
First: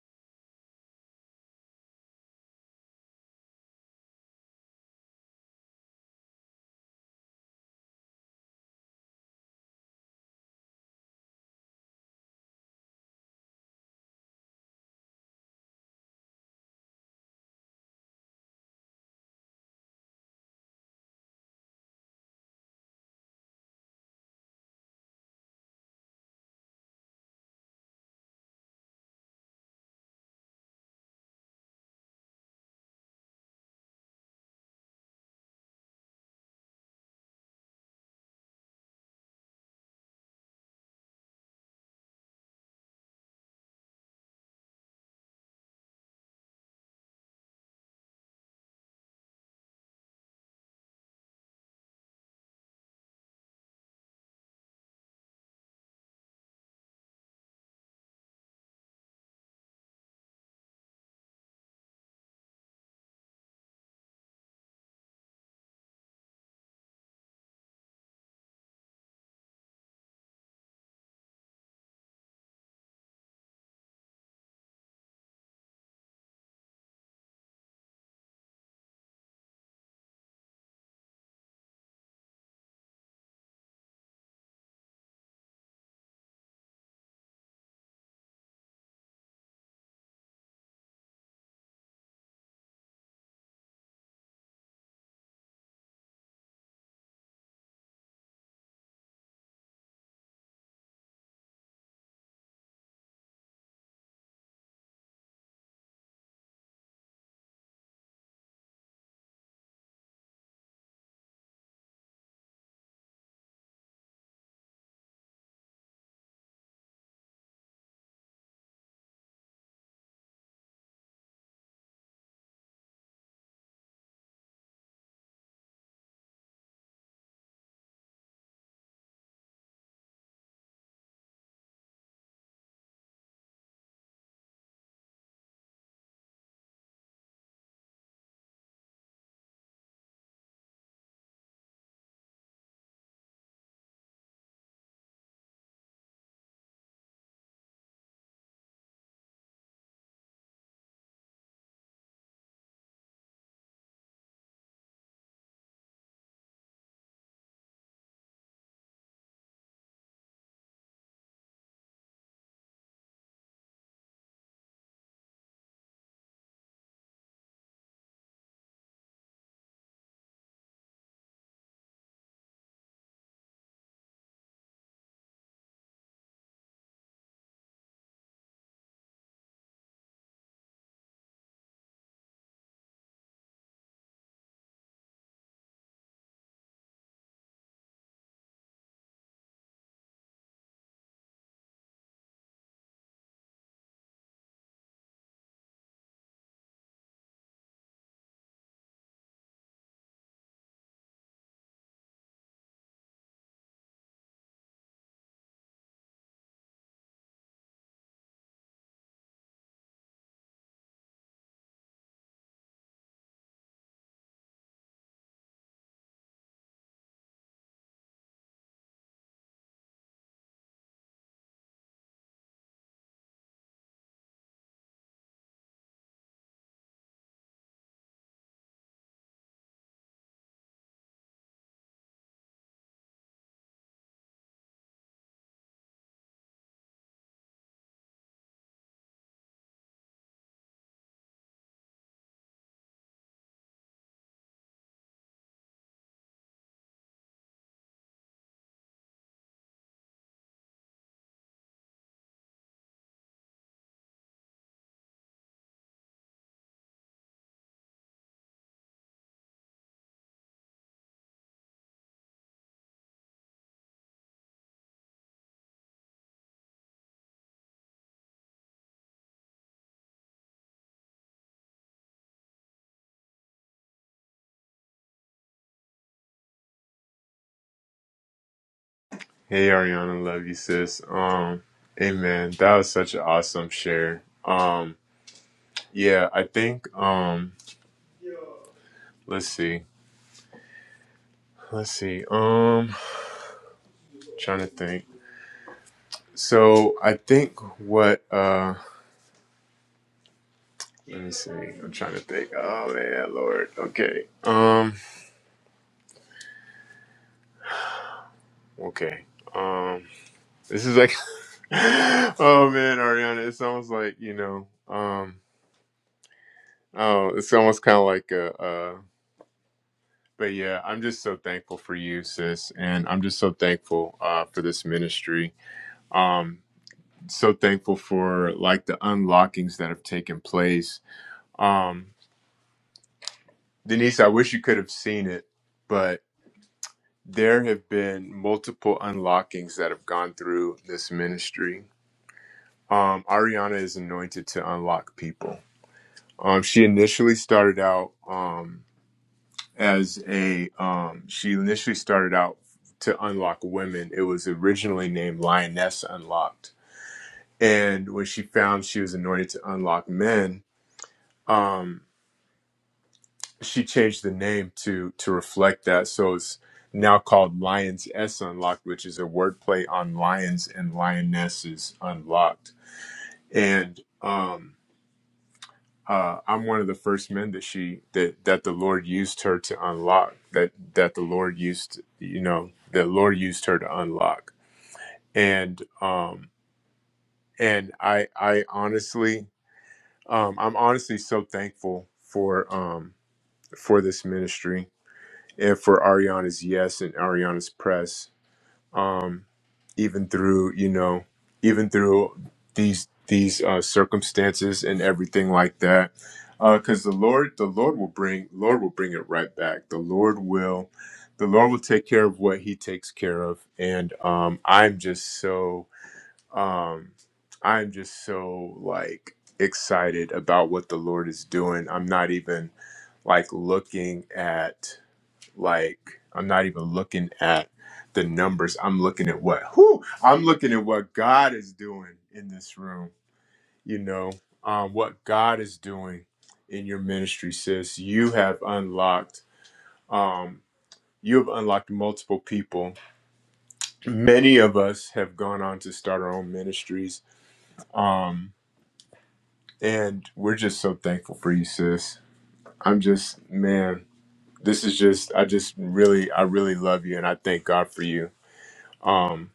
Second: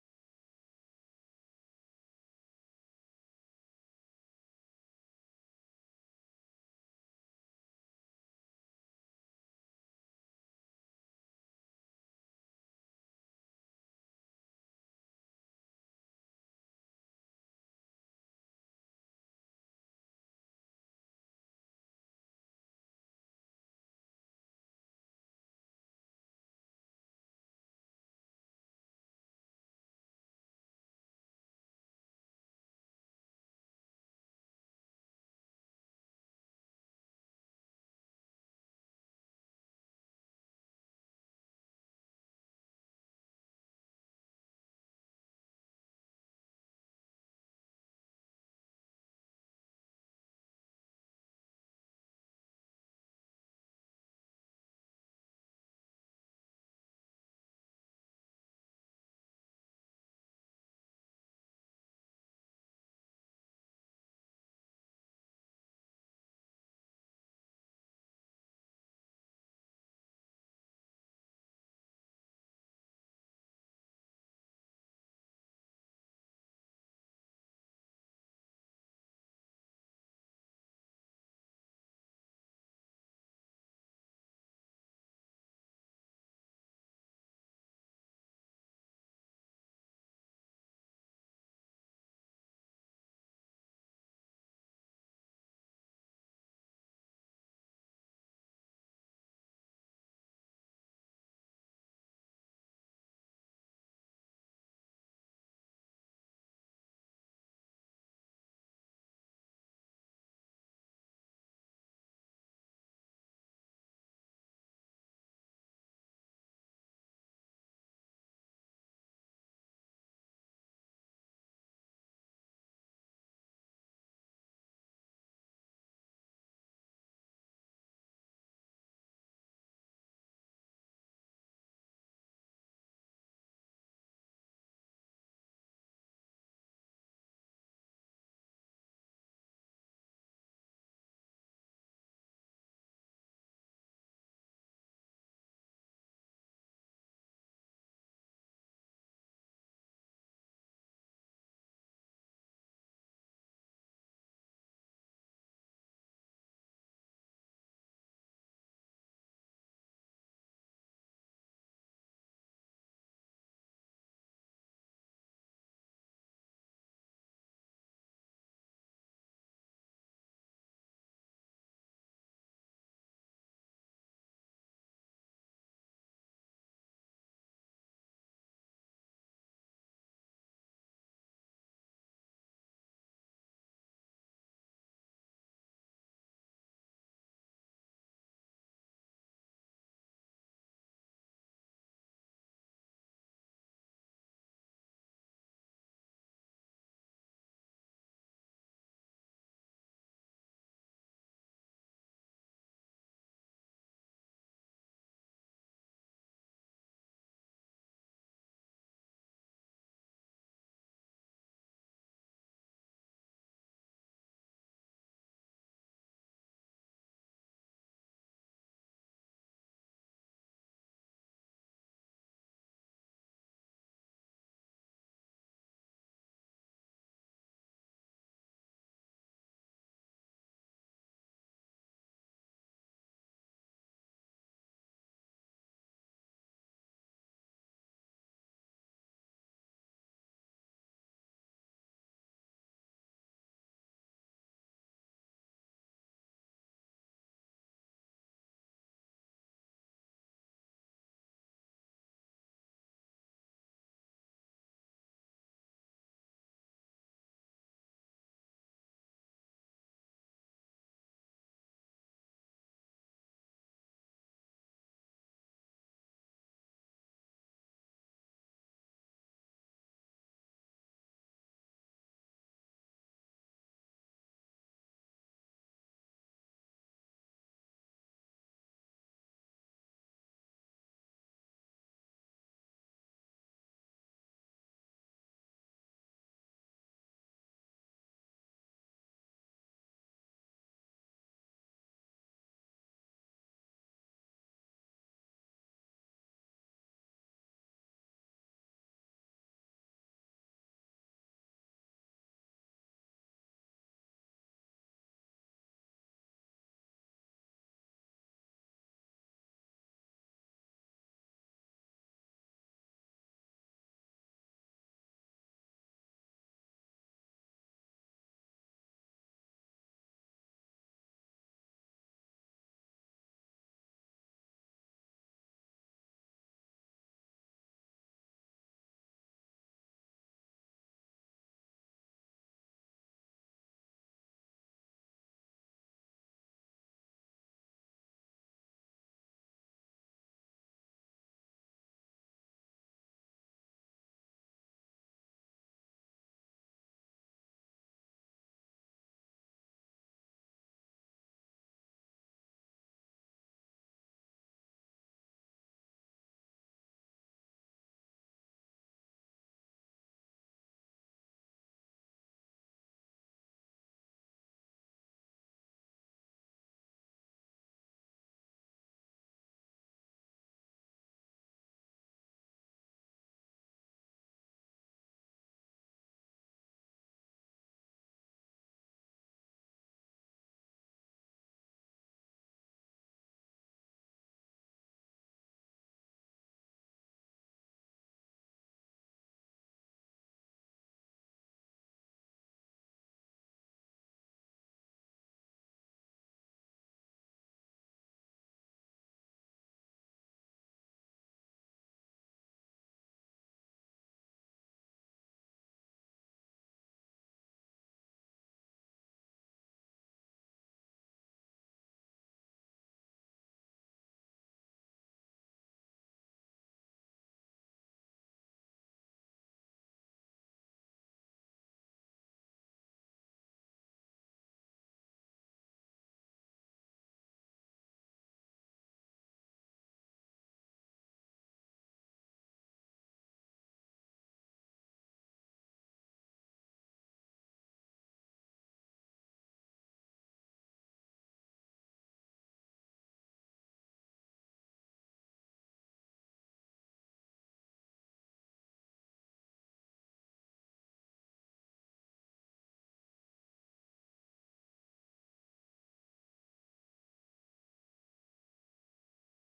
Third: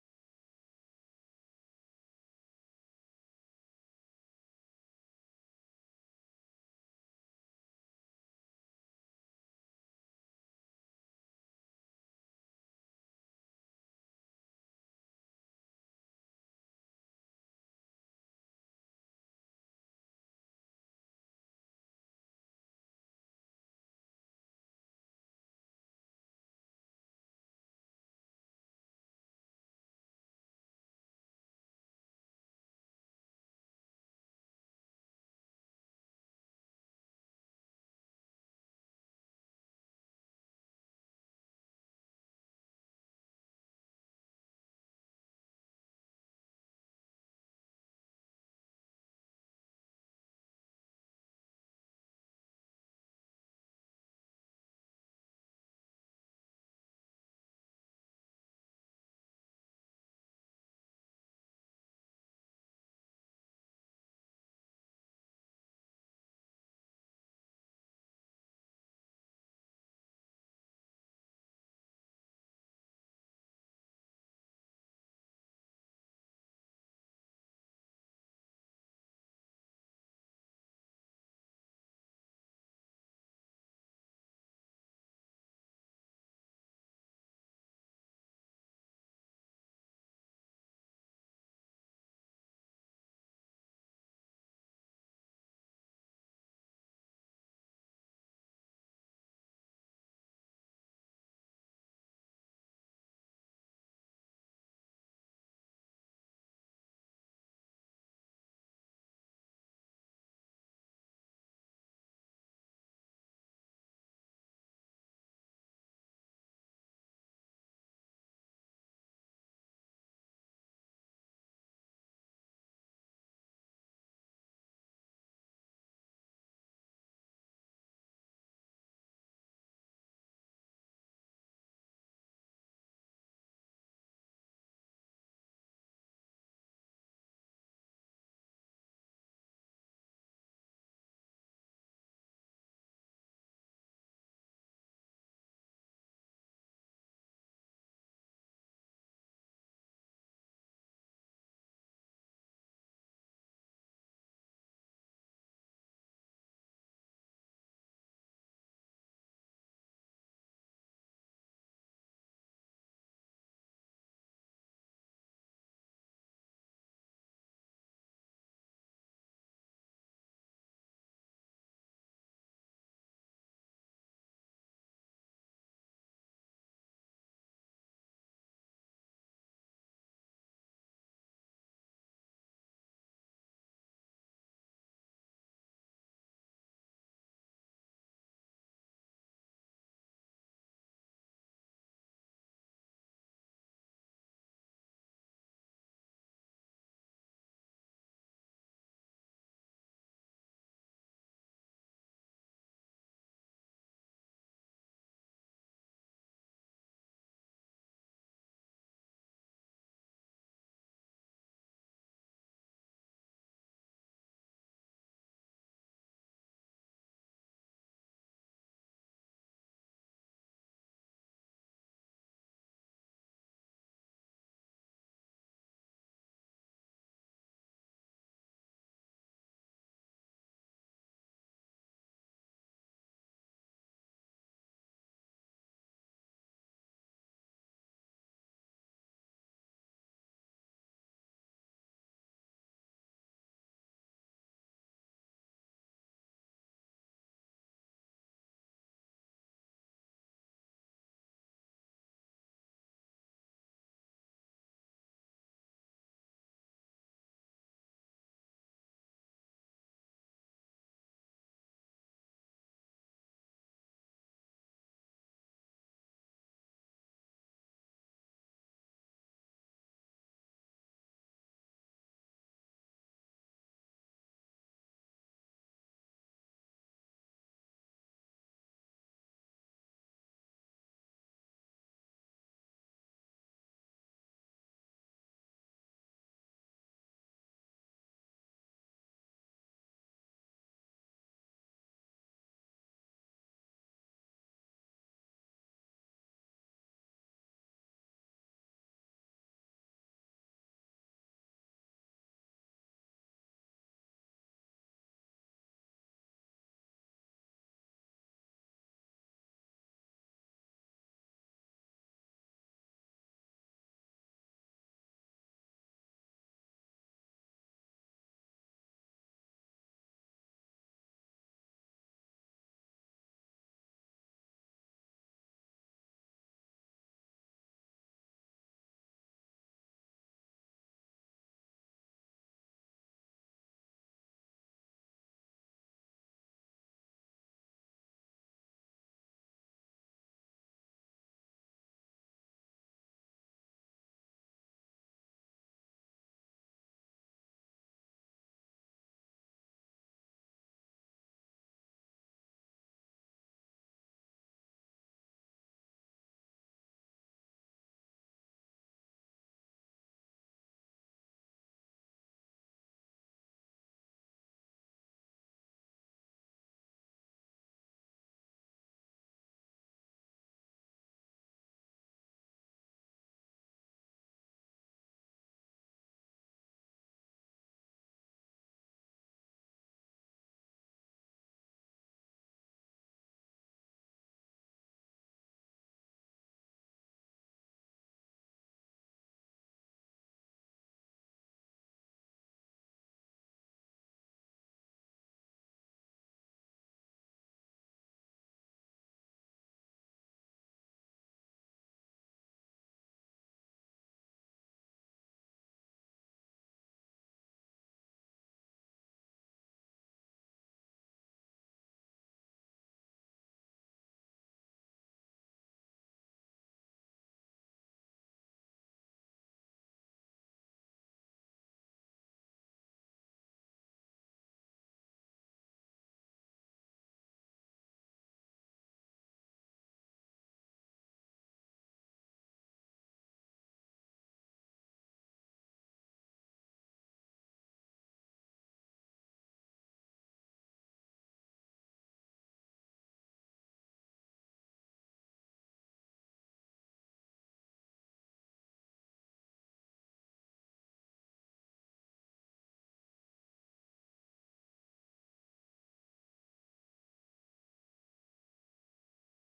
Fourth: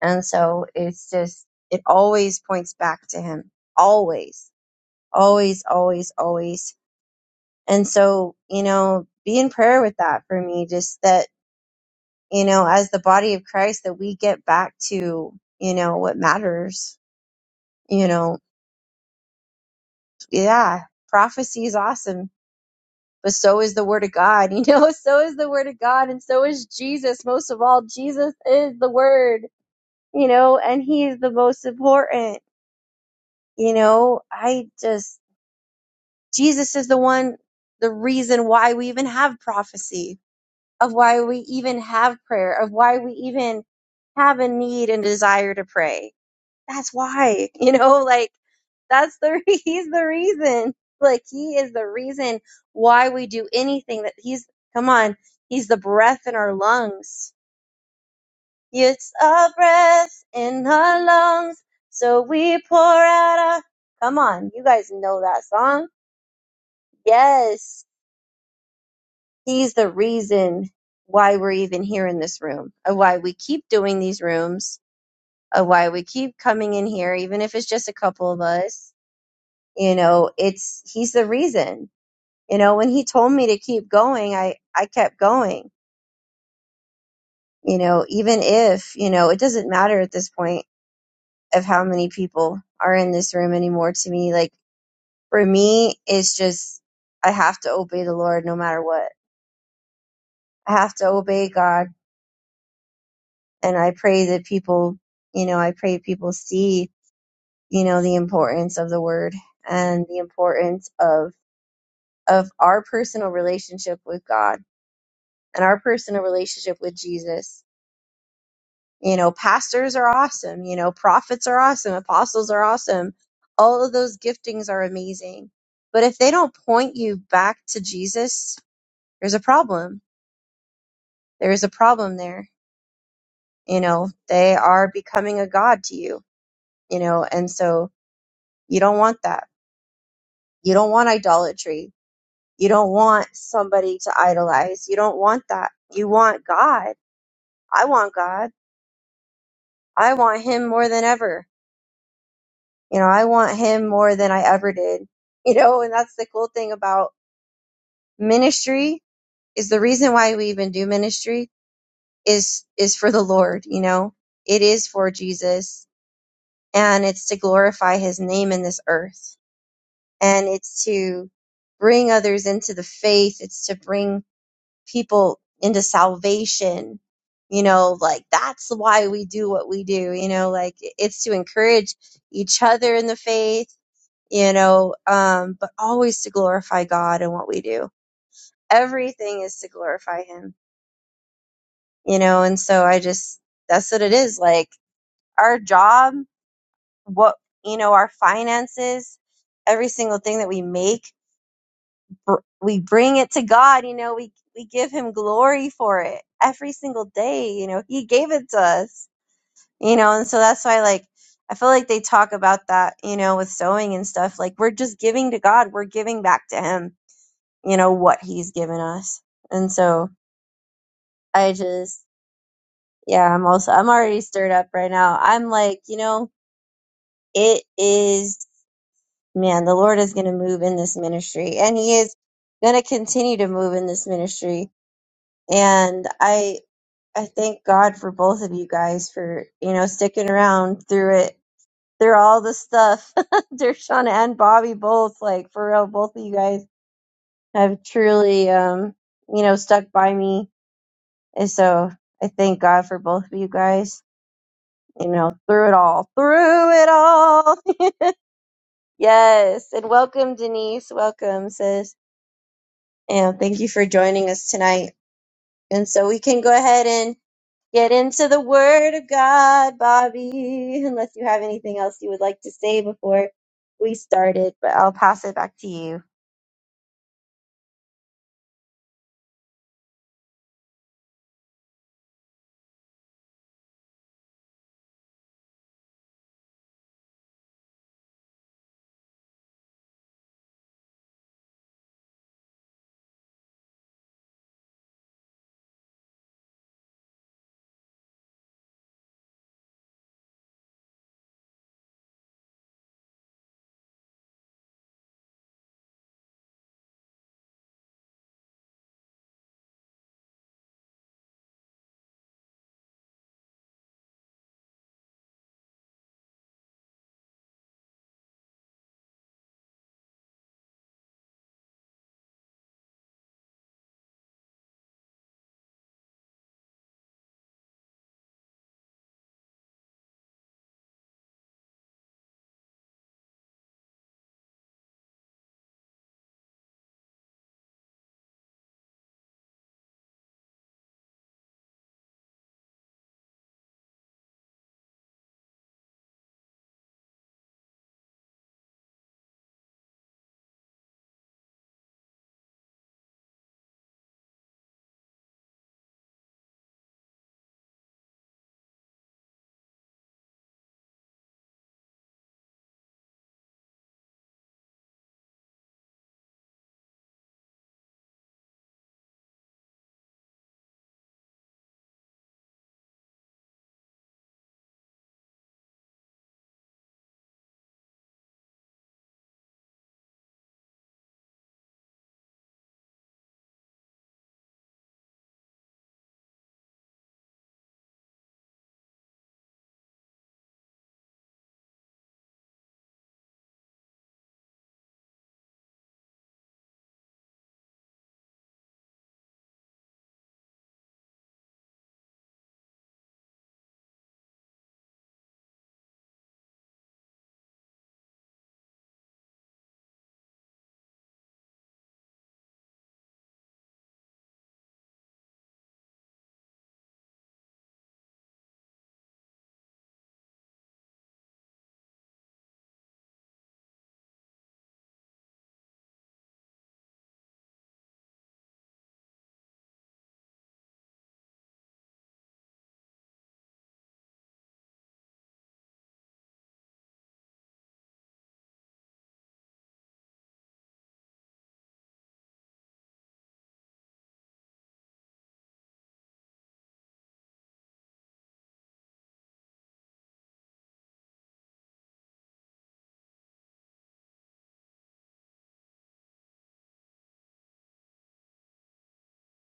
S2: And so it's just, it always points back to him. Always, always, always, always. And so, you know, be in prayer with that for me, just that, you know, as the body of Christ, that we get back to, you know, what matters, you know, yeah, prophecy is awesome. But so is the word of God, you know, so is the word of God, and so is Jesus. Most of all, Jesus is the word, you know, and he is the most important you know, I just Jesus is the one, the reason why we even have prophecy, of why we even have prayer, of why we even have a need and desire to pray. That's why, you know, like that's the he's the reason. Like he is the reason why we do anything that he's come on, he's the breath in our lungs. It's a breath in our lungs, so we pour out a come on, you guys know that song. Yes He's the reason why we're even here in this room, of why we keep doing these rooms, of why we keep coming in here, even if it's just a couple of us. You know, it's he's the reason. You know, when he told me to keep going, I I kept going. You know, even if you know it doesn't matter at this point of how many people are in this room anymore. To me, like for me, it's just I have to obey the Lord no matter what. I have to obey God and I pray that people, you know, I pray people see, you know, the importance of the word and the importance of of our personal relationship with God and our personal relationship with Jesus. You know, pastors are awesome, you know, prophets are awesome, apostles are awesome. All of those giftings are amazing. But if they don't point you back to Jesus, there's a problem. There is a problem there. You know, they are becoming a god to you, you know, and so you don't want that You don't want idolatry. You don't want somebody to idolize. You don't want that. You want God. I want God. I want Him more than ever. You know, I want Him more than I ever did. You know, and that's the cool thing about ministry is the reason why we even do ministry is, is for the Lord. You know, it is for Jesus and it's to glorify His name in this earth and it's to bring others into the faith. It's to bring people into salvation. You know, like that's why we do what we do. You know, like it's to encourage each other in the faith, you know, um, but always to glorify God in what we do. Everything is to glorify Him, you know, and so I just, that's what it is. Like our job, what, you know, our finances, every single thing that we make br- we bring it to God, you know, we we give him glory for it every single day, you know. He gave it to us, you know, and so that's why like I feel like they talk about that, you know, with sowing and stuff. Like we're just giving to God, we're giving back to him, you know, what he's given us. And so I just yeah, I'm also I'm already stirred up right now. I'm like, you know, it is man, the Lord is going to move in this ministry and he is going to continue to move in this ministry and I I thank God for both of you guys for you know sticking around through it through all the stuff. Dershana and Bobby both like for real. Both of you guys have truly um you know stuck by me, and so I thank God for both of you guys. You know through it all, through it all. yes, and welcome Denise, welcome sis, and thank you for joining us tonight. And so we can go ahead and Get into the Word of God, Bobby, unless you have anything else you would like to say before we started, but I'll pass it back to you.
S1: Hey Ariana, love you sis. Um, hey man, that was such an awesome share. Um, yeah, I think um, let's see, let's see. Um, trying to think. So I think what uh, let me see. I'm trying to think. Oh man, Lord. Okay. Um, okay. Um, this is like, oh man, Ariana, it's almost like you know. Um, oh, it's almost kind of like a. but yeah, I'm just so thankful for you, sis, and I'm just so thankful uh, for this ministry. Um, so thankful for like the unlockings that have taken place. Um, Denise, I wish you could have seen it, but there have been multiple unlockings that have gone through this ministry. Um, Ariana is anointed to unlock people. Um, she initially started out. Um, as a um she initially started out to unlock women it was originally named lioness unlocked and when she found she was anointed to unlock men um she changed the name to to reflect that so it's now called lions s unlocked which is a wordplay on lions and lionesses unlocked and um uh, I'm one of the first men that she that that the Lord used her to unlock that that the Lord used you know the Lord used her to unlock and um and I I honestly um I'm honestly so thankful for um for this ministry and for Ariana's yes and Ariana's press um, even through you know even through these these uh, circumstances and everything like that because the lord the lord will bring lord will bring it right back the lord will the lord will take care of what he takes care of and um, i'm just so um, i'm just so like excited about what the lord is doing i'm not even like looking at like I'm not even looking at the numbers. I'm looking at what who I'm looking at what God is doing in this room. You know, um, what God is doing in your ministry, sis. You have unlocked um you have unlocked multiple people. Many of us have gone on to start our own ministries. Um and we're just so thankful for you, sis. I'm just man, this is just I just really I really love you and I thank God for you. Um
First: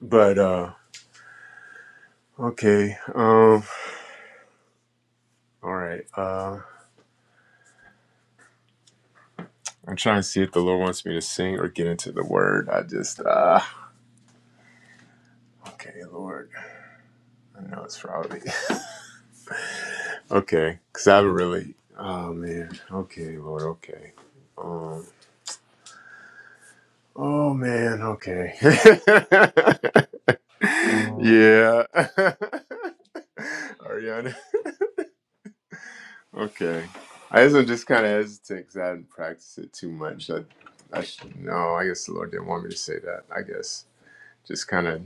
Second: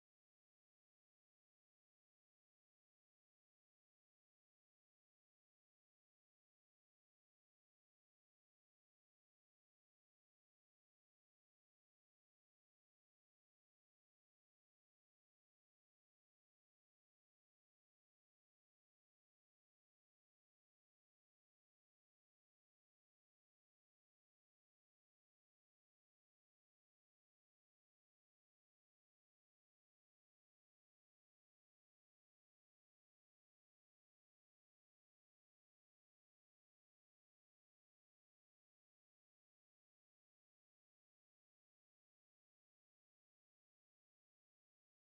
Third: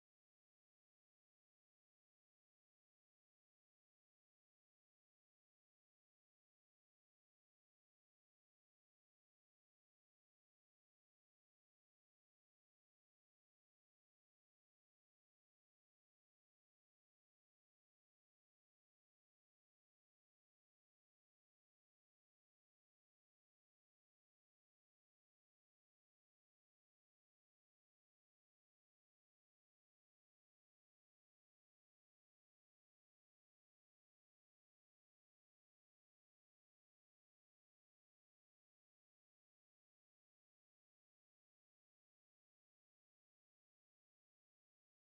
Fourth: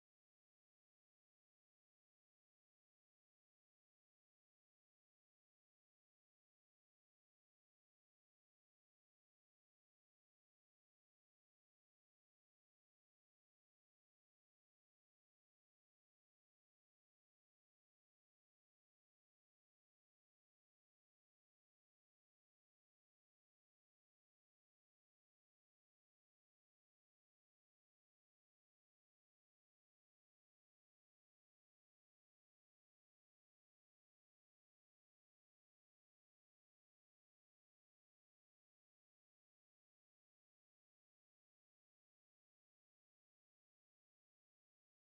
S1: But uh okay. Um all right. Uh I'm trying to see if the Lord wants me to sing or get into the word. I just uh okay, Lord. I know it's probably okay, because I haven't really oh man. Okay, Lord, okay. Um Oh man, okay. yeah. Ariana. Okay. I guess I'm just kinda hesitant because I haven't practiced it too much. I, I should, no, I guess the Lord didn't want me to say that. I guess just kind of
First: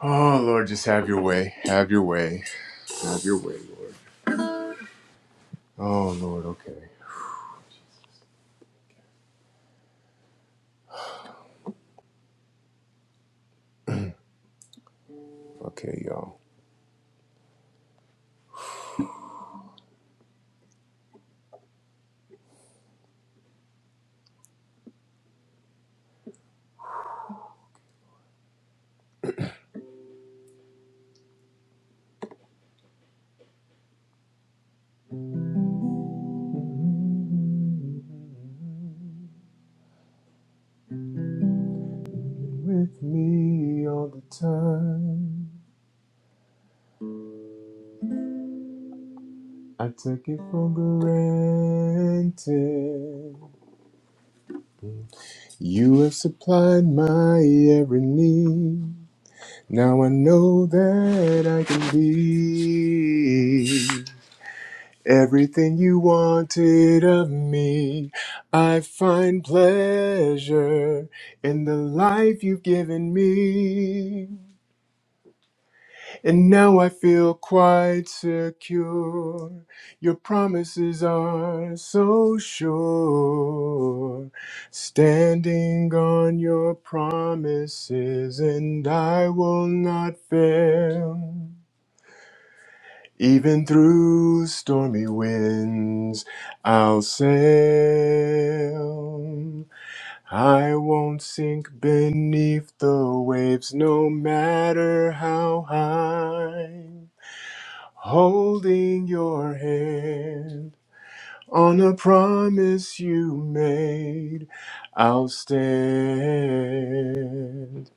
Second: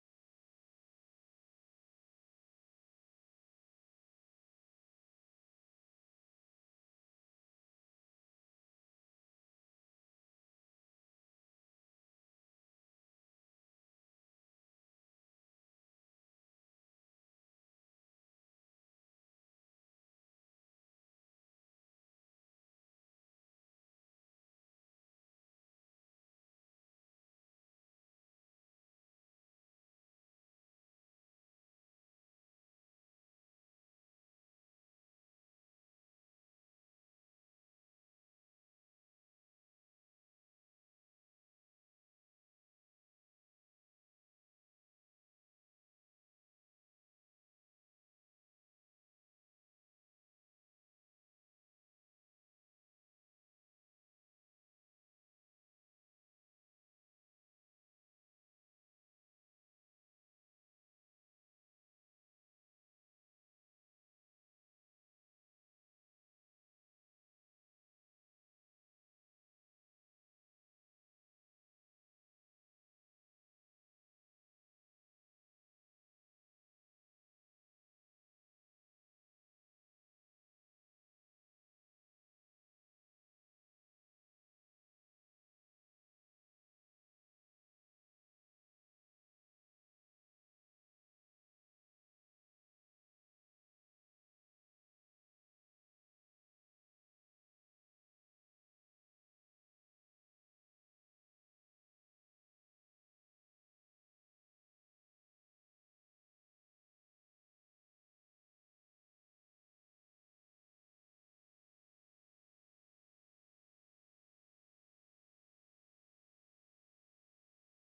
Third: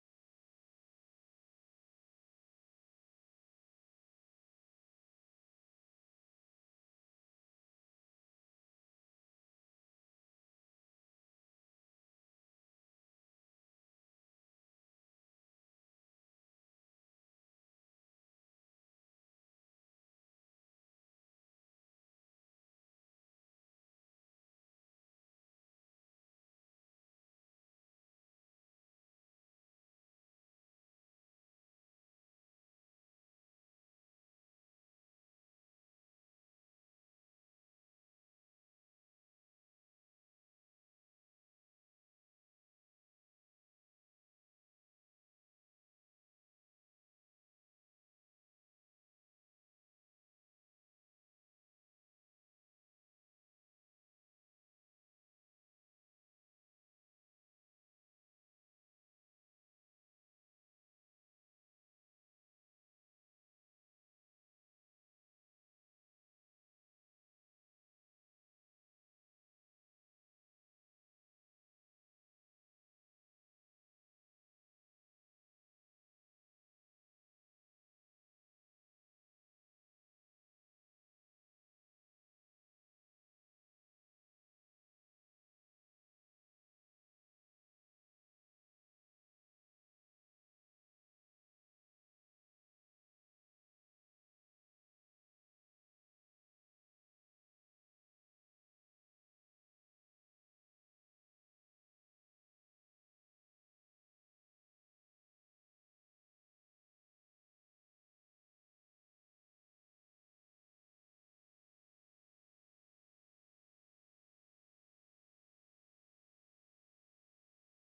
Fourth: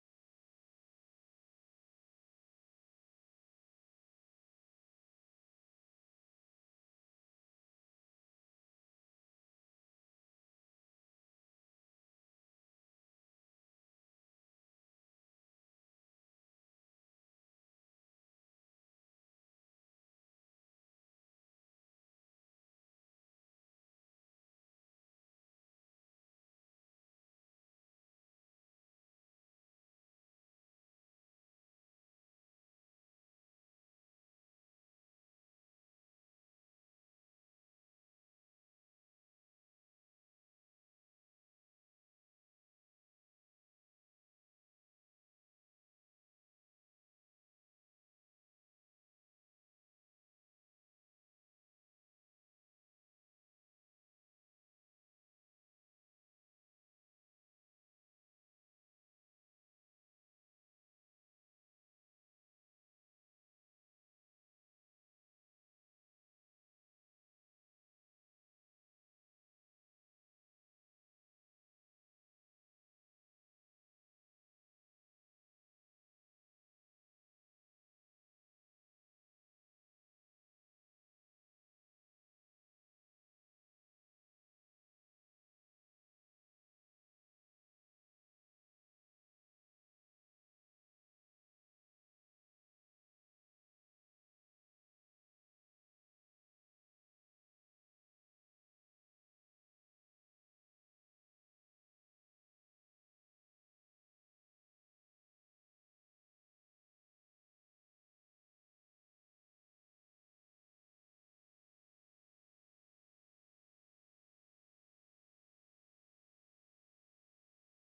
S1: Oh, Lord, just have your way. Have your way. Have your way, Lord. Oh, Lord, okay. Okay, y'all. With me all the time. I took it for granted. You have supplied my every need. Now I know that I can be. Everything you wanted of me, I find pleasure in the life you've given me. And now I feel quite secure. Your promises are so sure. Standing on your promises, and I will not fail. Even through stormy winds, I'll sail. I won't sink beneath the waves, no matter how high. Holding your hand on a promise you made, I'll stand.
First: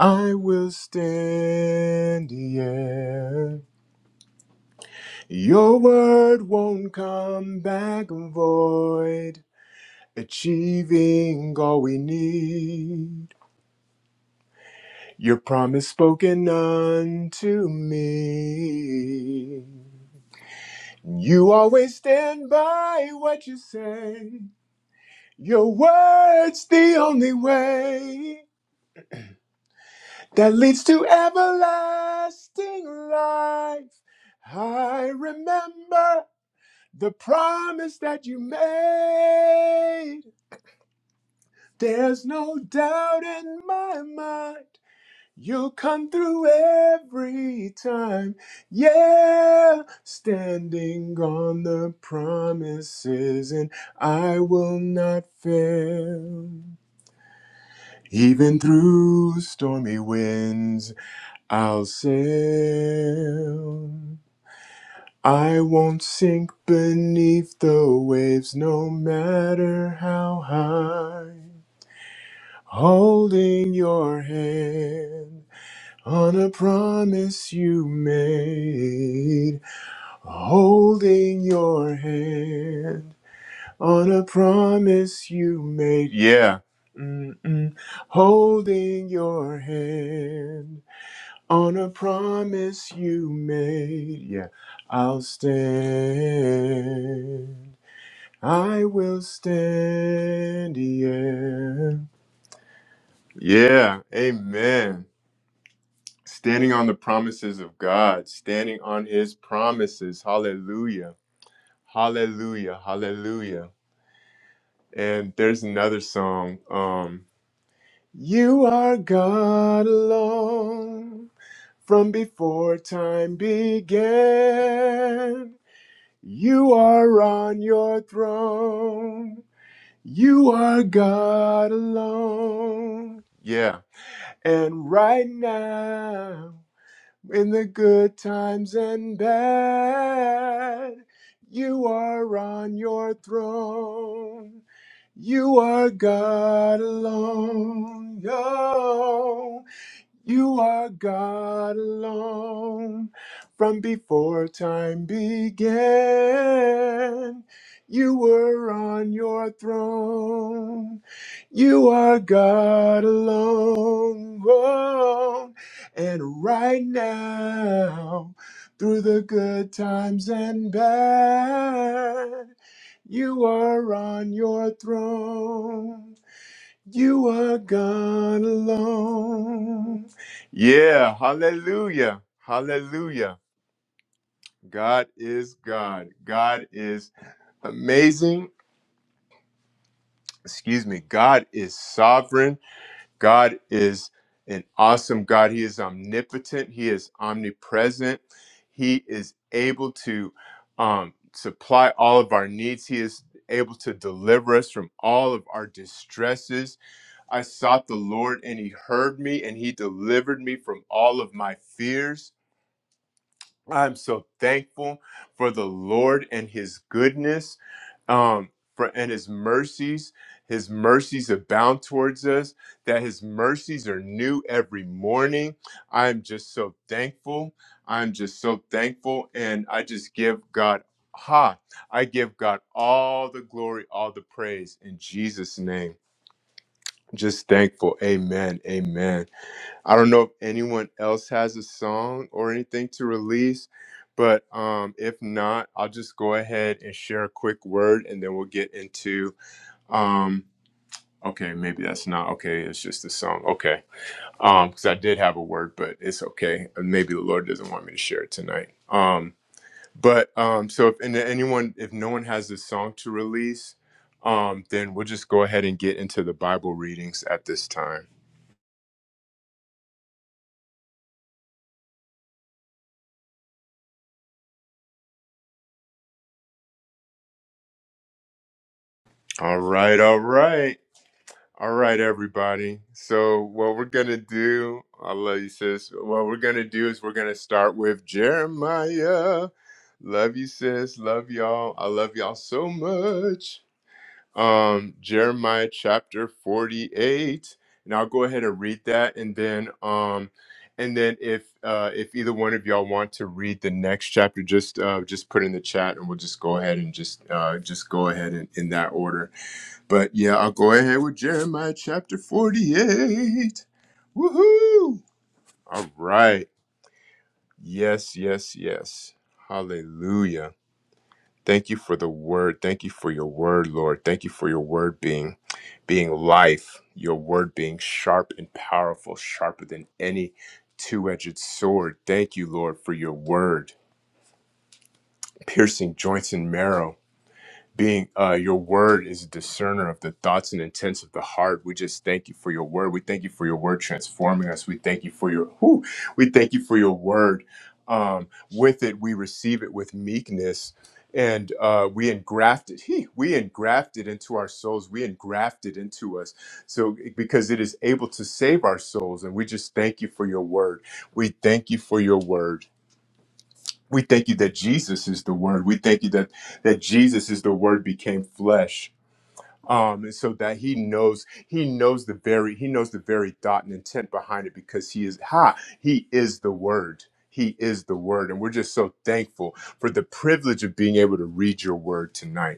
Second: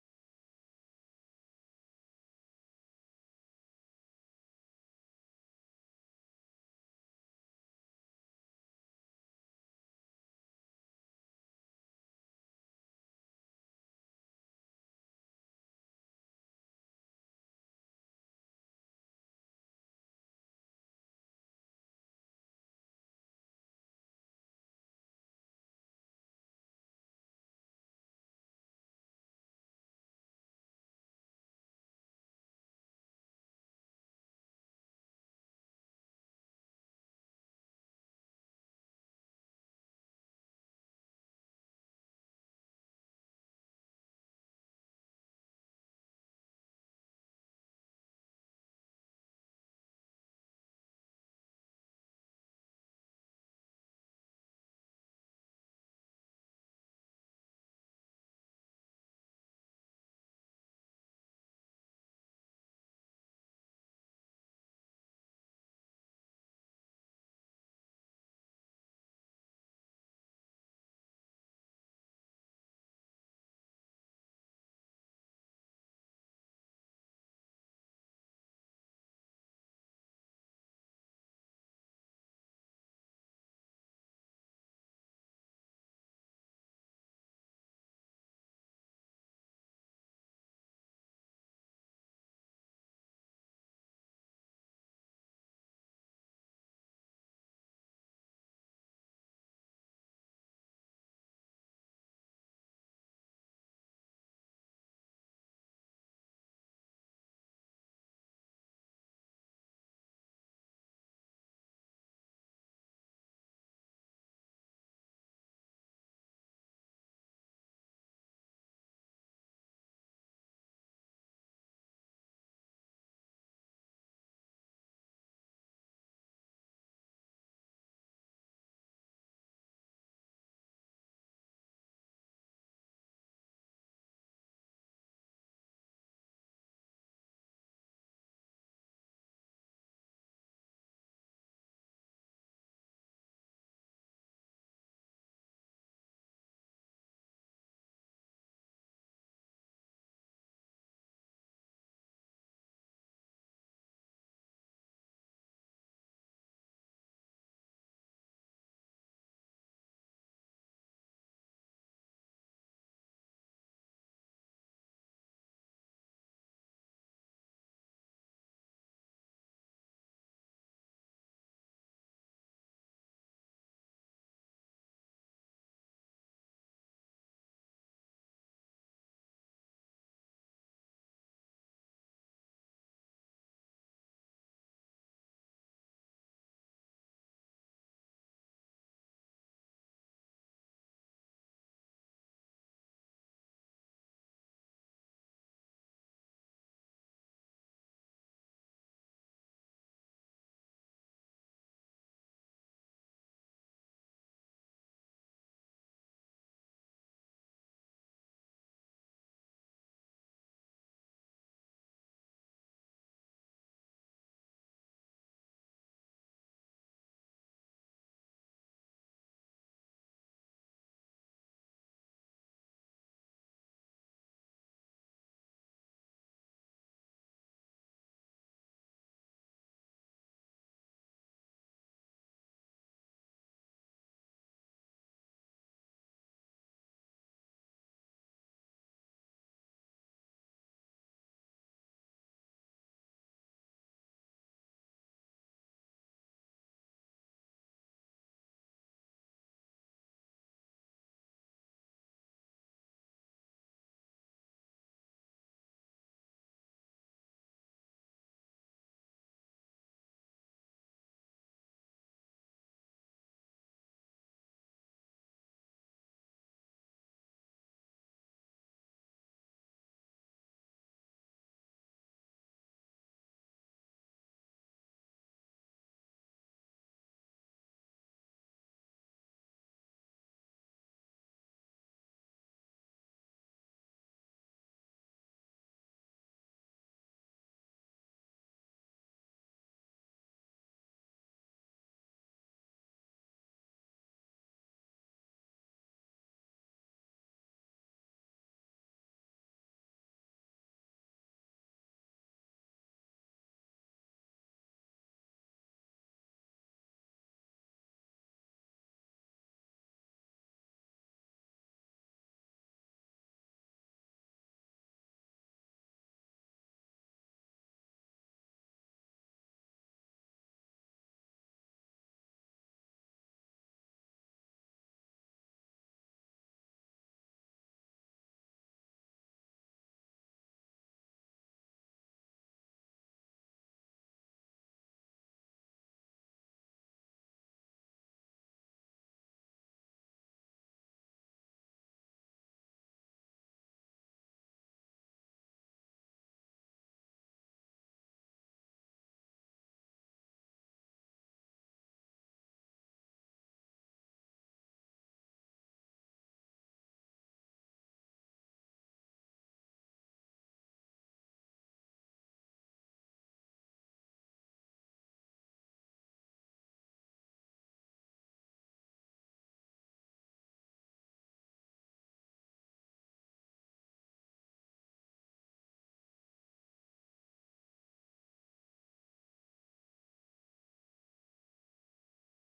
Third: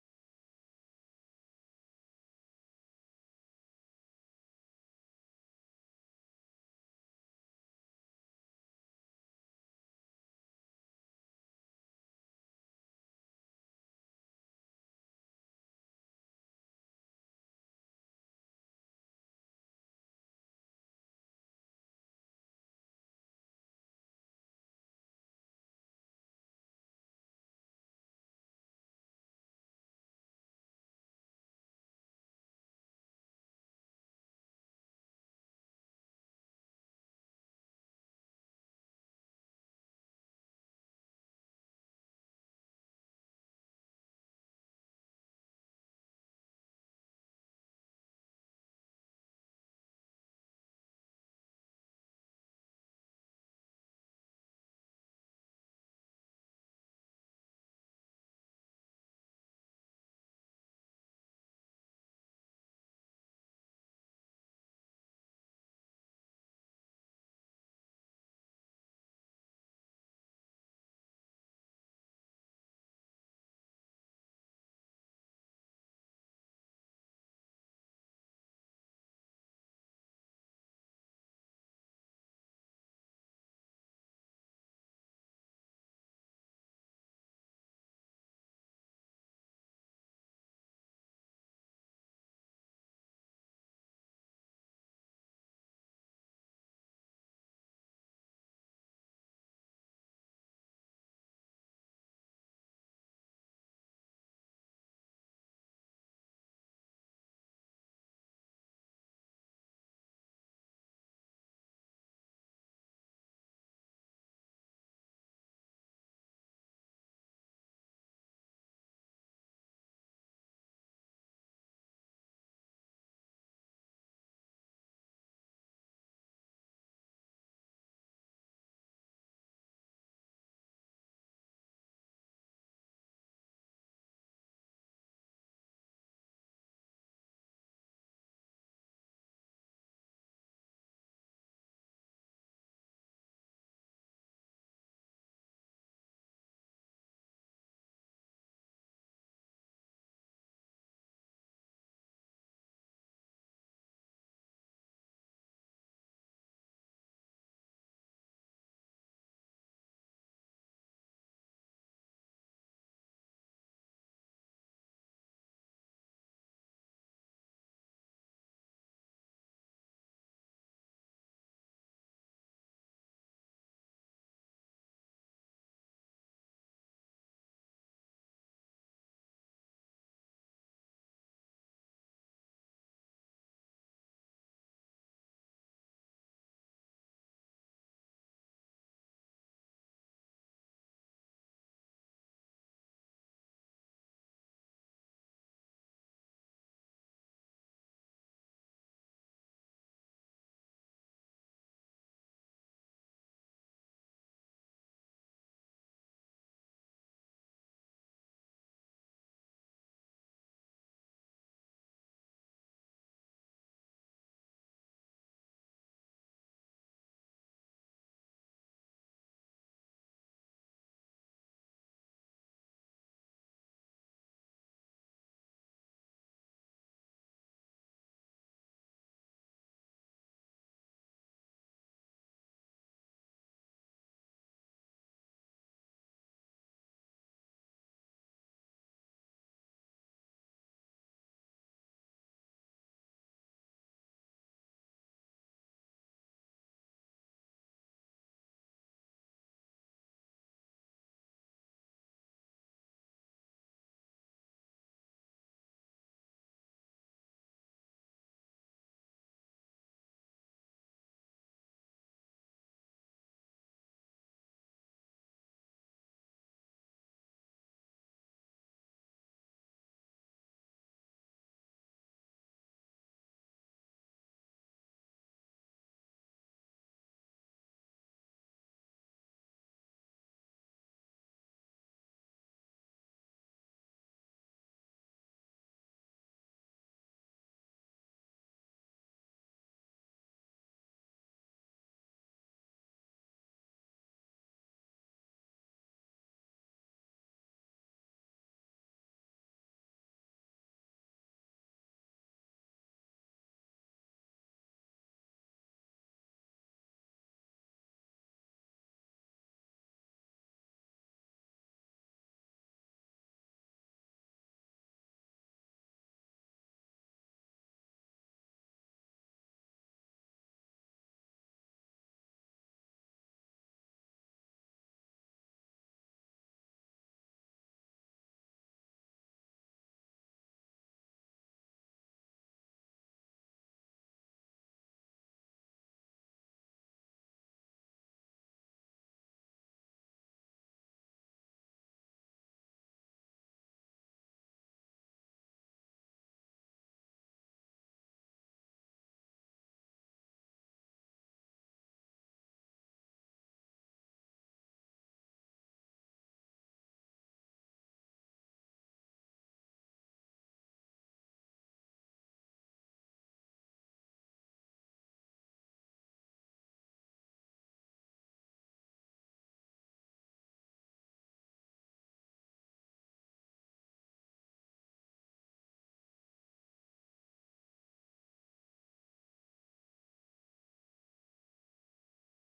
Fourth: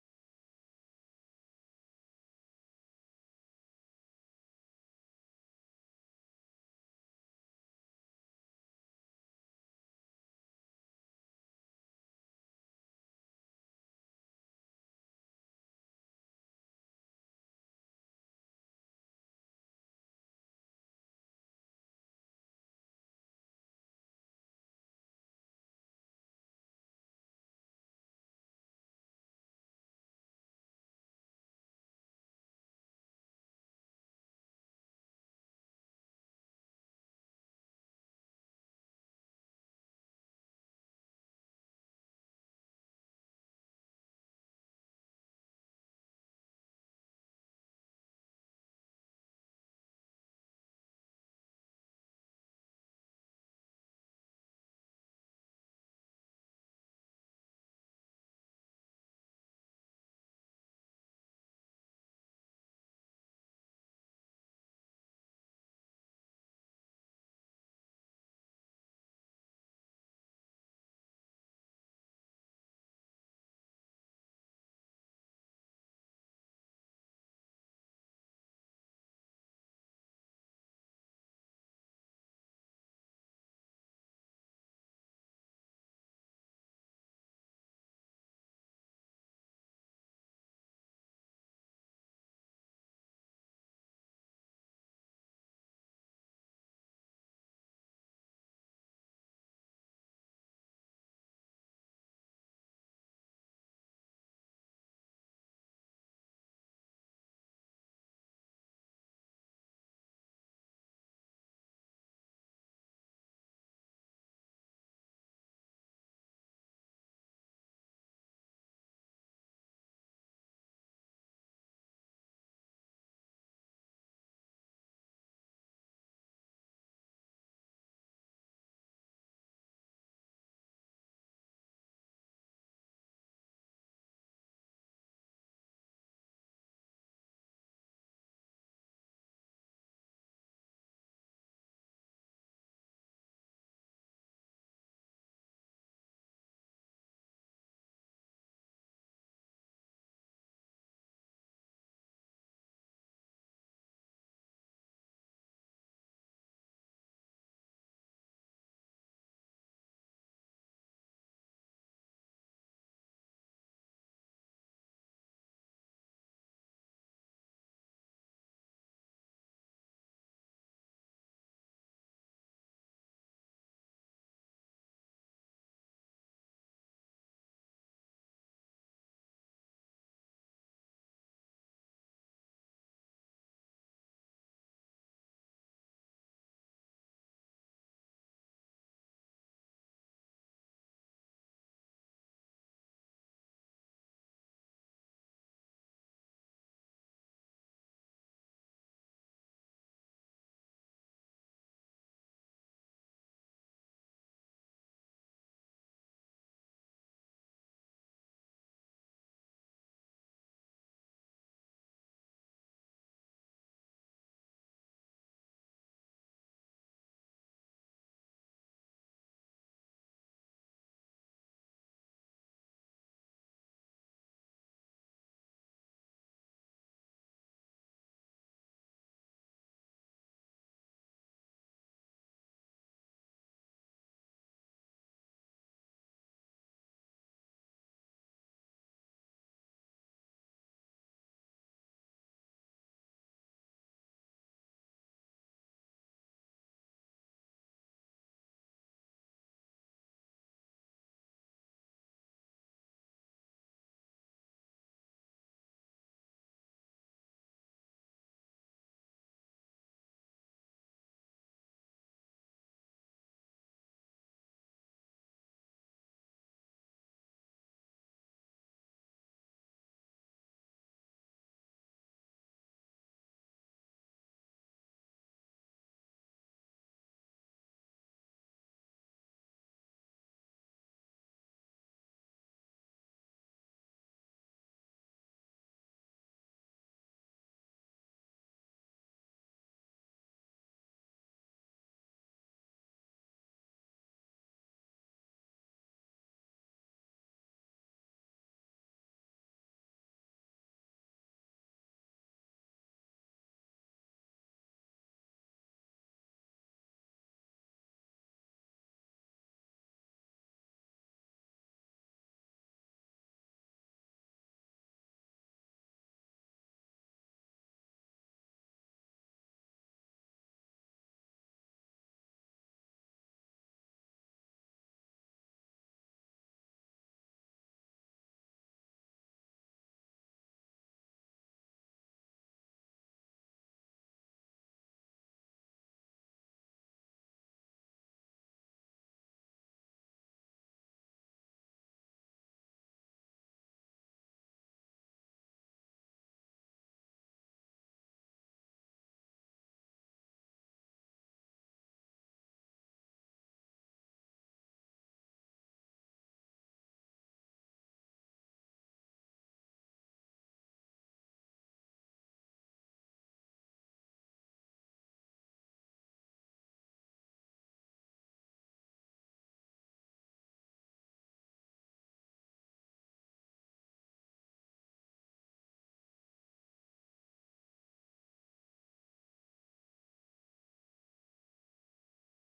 S1: I will stand, yeah. Your word won't come back void, achieving all we need. Your promise spoken unto me. You always stand by what you say. Your word's the only way that leads to everlasting life. I remember the promise that you made. There's no doubt in my mind. You'll come through every time. Yeah, standing on the promises, and I will not fail. Even through stormy winds, I'll sail. I won't sink beneath the waves, no matter how high. Holding your hand on a promise you made. Holding your hand on a promise you made. Yeah. Mm-mm. Holding your hand on a promise you made. Yeah. I'll stand. I will stand. Yeah. Yeah. Amen. standing on the promises of God, standing on his promises. Hallelujah. Hallelujah. Hallelujah. And there's another song. Um, you are God alone from before time began. You are on your throne. You are God alone. Yeah. And right now. In the good times and bad, you are on your throne. You are God alone. Oh, you are God alone from before time began. You were on your throne. You are God alone. And right now, through the good times and bad, you are on your throne. You are God alone. Yeah, hallelujah. Hallelujah. God is God. God is amazing. Excuse me. God is sovereign. God is an awesome God. He is omnipotent. He is omnipresent. He is able to um, supply all of our needs. He is able to deliver us from all of our distresses. I sought the Lord and he heard me and he delivered me from all of my fears. I'm so thankful for the Lord and his goodness um, for, and his mercies. His mercies abound towards us, that his mercies are new every morning. I'm just so thankful. I'm just so thankful. And I just give God, ha, I give God all the glory, all the praise in Jesus' name. Just thankful. Amen. Amen. I don't know if anyone else has a song or anything to release, but um, if not, I'll just go ahead and share a quick word and then we'll get into. Um, okay, maybe that's not okay. It's just a song. Okay. Because I did have a word, but it's okay. Maybe the Lord doesn't want me to share it tonight. Um, but um, so if and anyone, if no one has a song to release, um, then we'll just go ahead and get into the Bible readings at this time. All right, all right. All right, everybody. So, what we're going to do, I love you, sis. What we're going to do is we're going to start with Jeremiah. Love you, sis. Love y'all. I love y'all so much. Um, Jeremiah chapter 48. And I'll go ahead and read that. And then, um, and then if uh, if either one of y'all want to read the next chapter, just uh, just put in the chat, and we'll just go ahead and just uh, just go ahead in, in that order. But yeah, I'll go ahead with Jeremiah chapter 48. Woohoo! All right. Yes, yes, yes. Hallelujah. Thank you for the word. Thank you for your word, Lord. Thank you for your word being being life, your word being sharp and powerful, sharper than any two-edged sword. Thank you, Lord, for your word, piercing joints and marrow being uh, your word is a discerner of the thoughts and intents of the heart. We just thank you for your word. We thank you for your word transforming us. We thank you for your whew, we thank you for your word. Um, with it, we receive it with meekness, and uh, we engraft it. He, we engraft it into our souls. We engraft it into us. So because it is able to save our souls, and we just thank you for your word. We thank you for your word. We thank you that Jesus is the Word. We thank you that that Jesus is the Word became flesh. Um, and so that he knows, he knows the very, he knows the very thought and intent behind it because he is ha, he is the Word. He is the Word, and we're just so thankful for the privilege of being able to read your Word tonight.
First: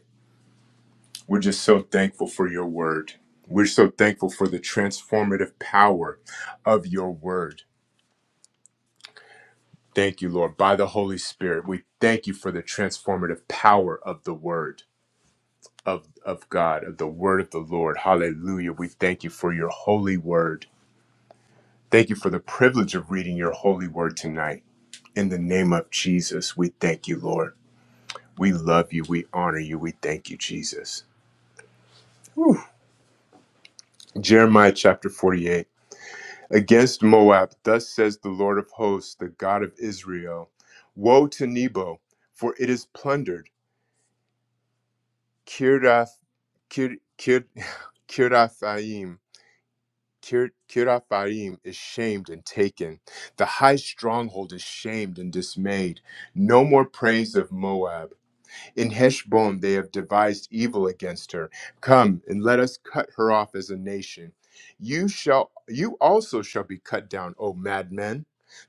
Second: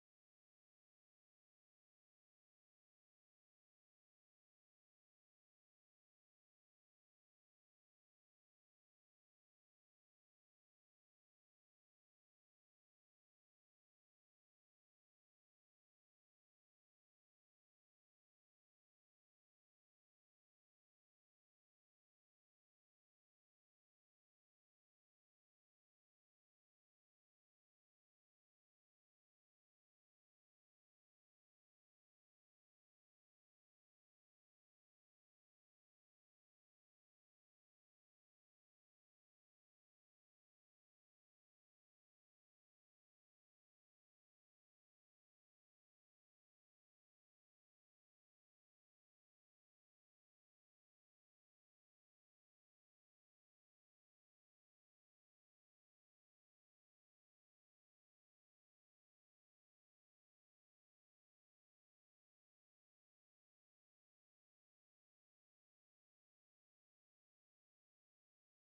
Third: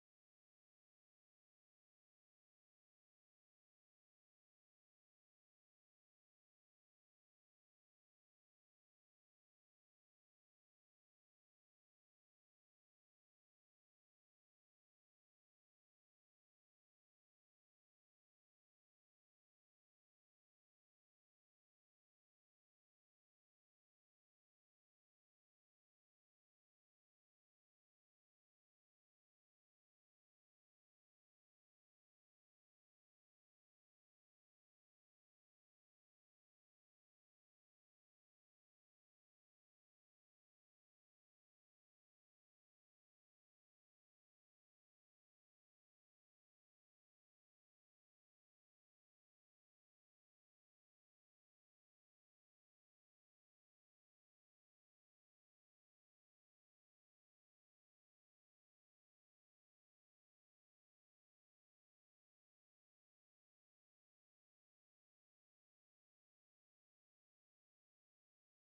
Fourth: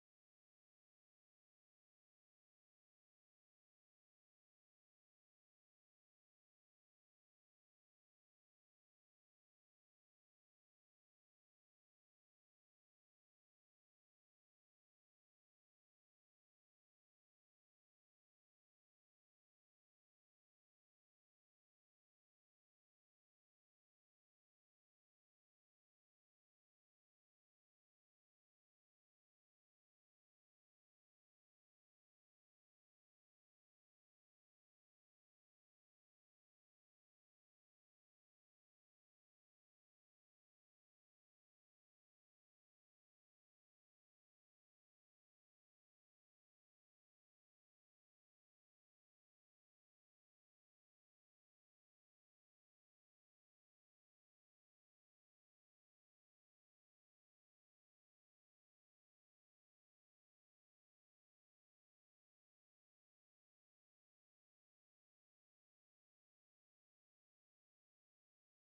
S1: We're just so thankful for your Word. We're so thankful for the transformative power of your Word Thank you, Lord. By the Holy Spirit, we thank you for the transformative power of the word of, of God, of the word of the Lord. Hallelujah. We thank you for your holy word. Thank you for the privilege of reading your holy word tonight. In the name of Jesus, we thank you, Lord. We love you. We honor you. We thank you, Jesus. Whew. Jeremiah chapter 48. Against Moab, thus says the Lord of hosts, the God of Israel Woe to Nebo, for it is plundered Kirath, Kir, Kir, Kirathaim. Kir, Kirathaim is shamed and taken. The high stronghold is shamed and dismayed. No more praise of Moab. In Heshbon they have devised evil against her. Come and let us cut her off as a nation. You shall you also shall be cut down, O madmen.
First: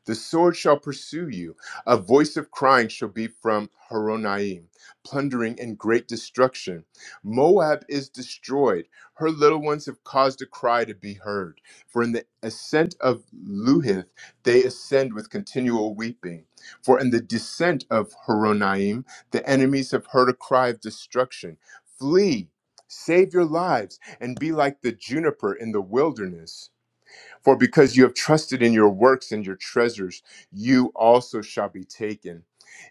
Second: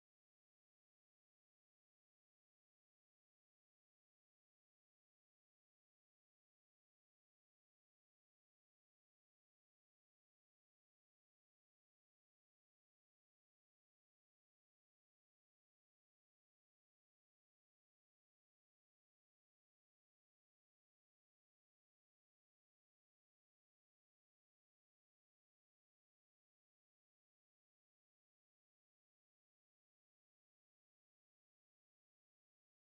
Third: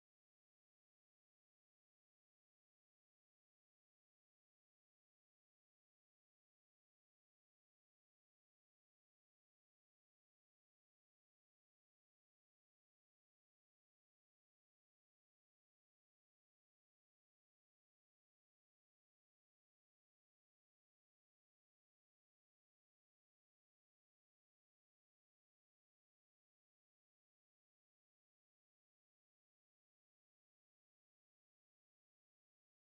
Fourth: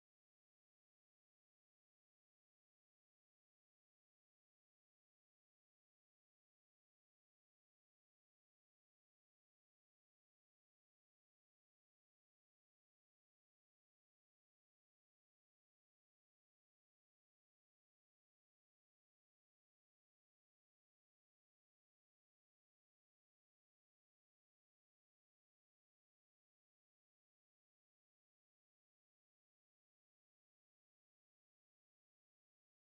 S1: The sword shall pursue you. A voice of crying shall be from Horonaim, plundering and great destruction. Moab is destroyed. Her little ones have caused a cry to be heard. For in the ascent of Luhith they ascend with continual weeping. For in the descent of Horonaim the enemies have heard a cry of destruction. Flee, save your lives, and be like the juniper in the wilderness. For because you have trusted in your works and your treasures, you also shall be taken.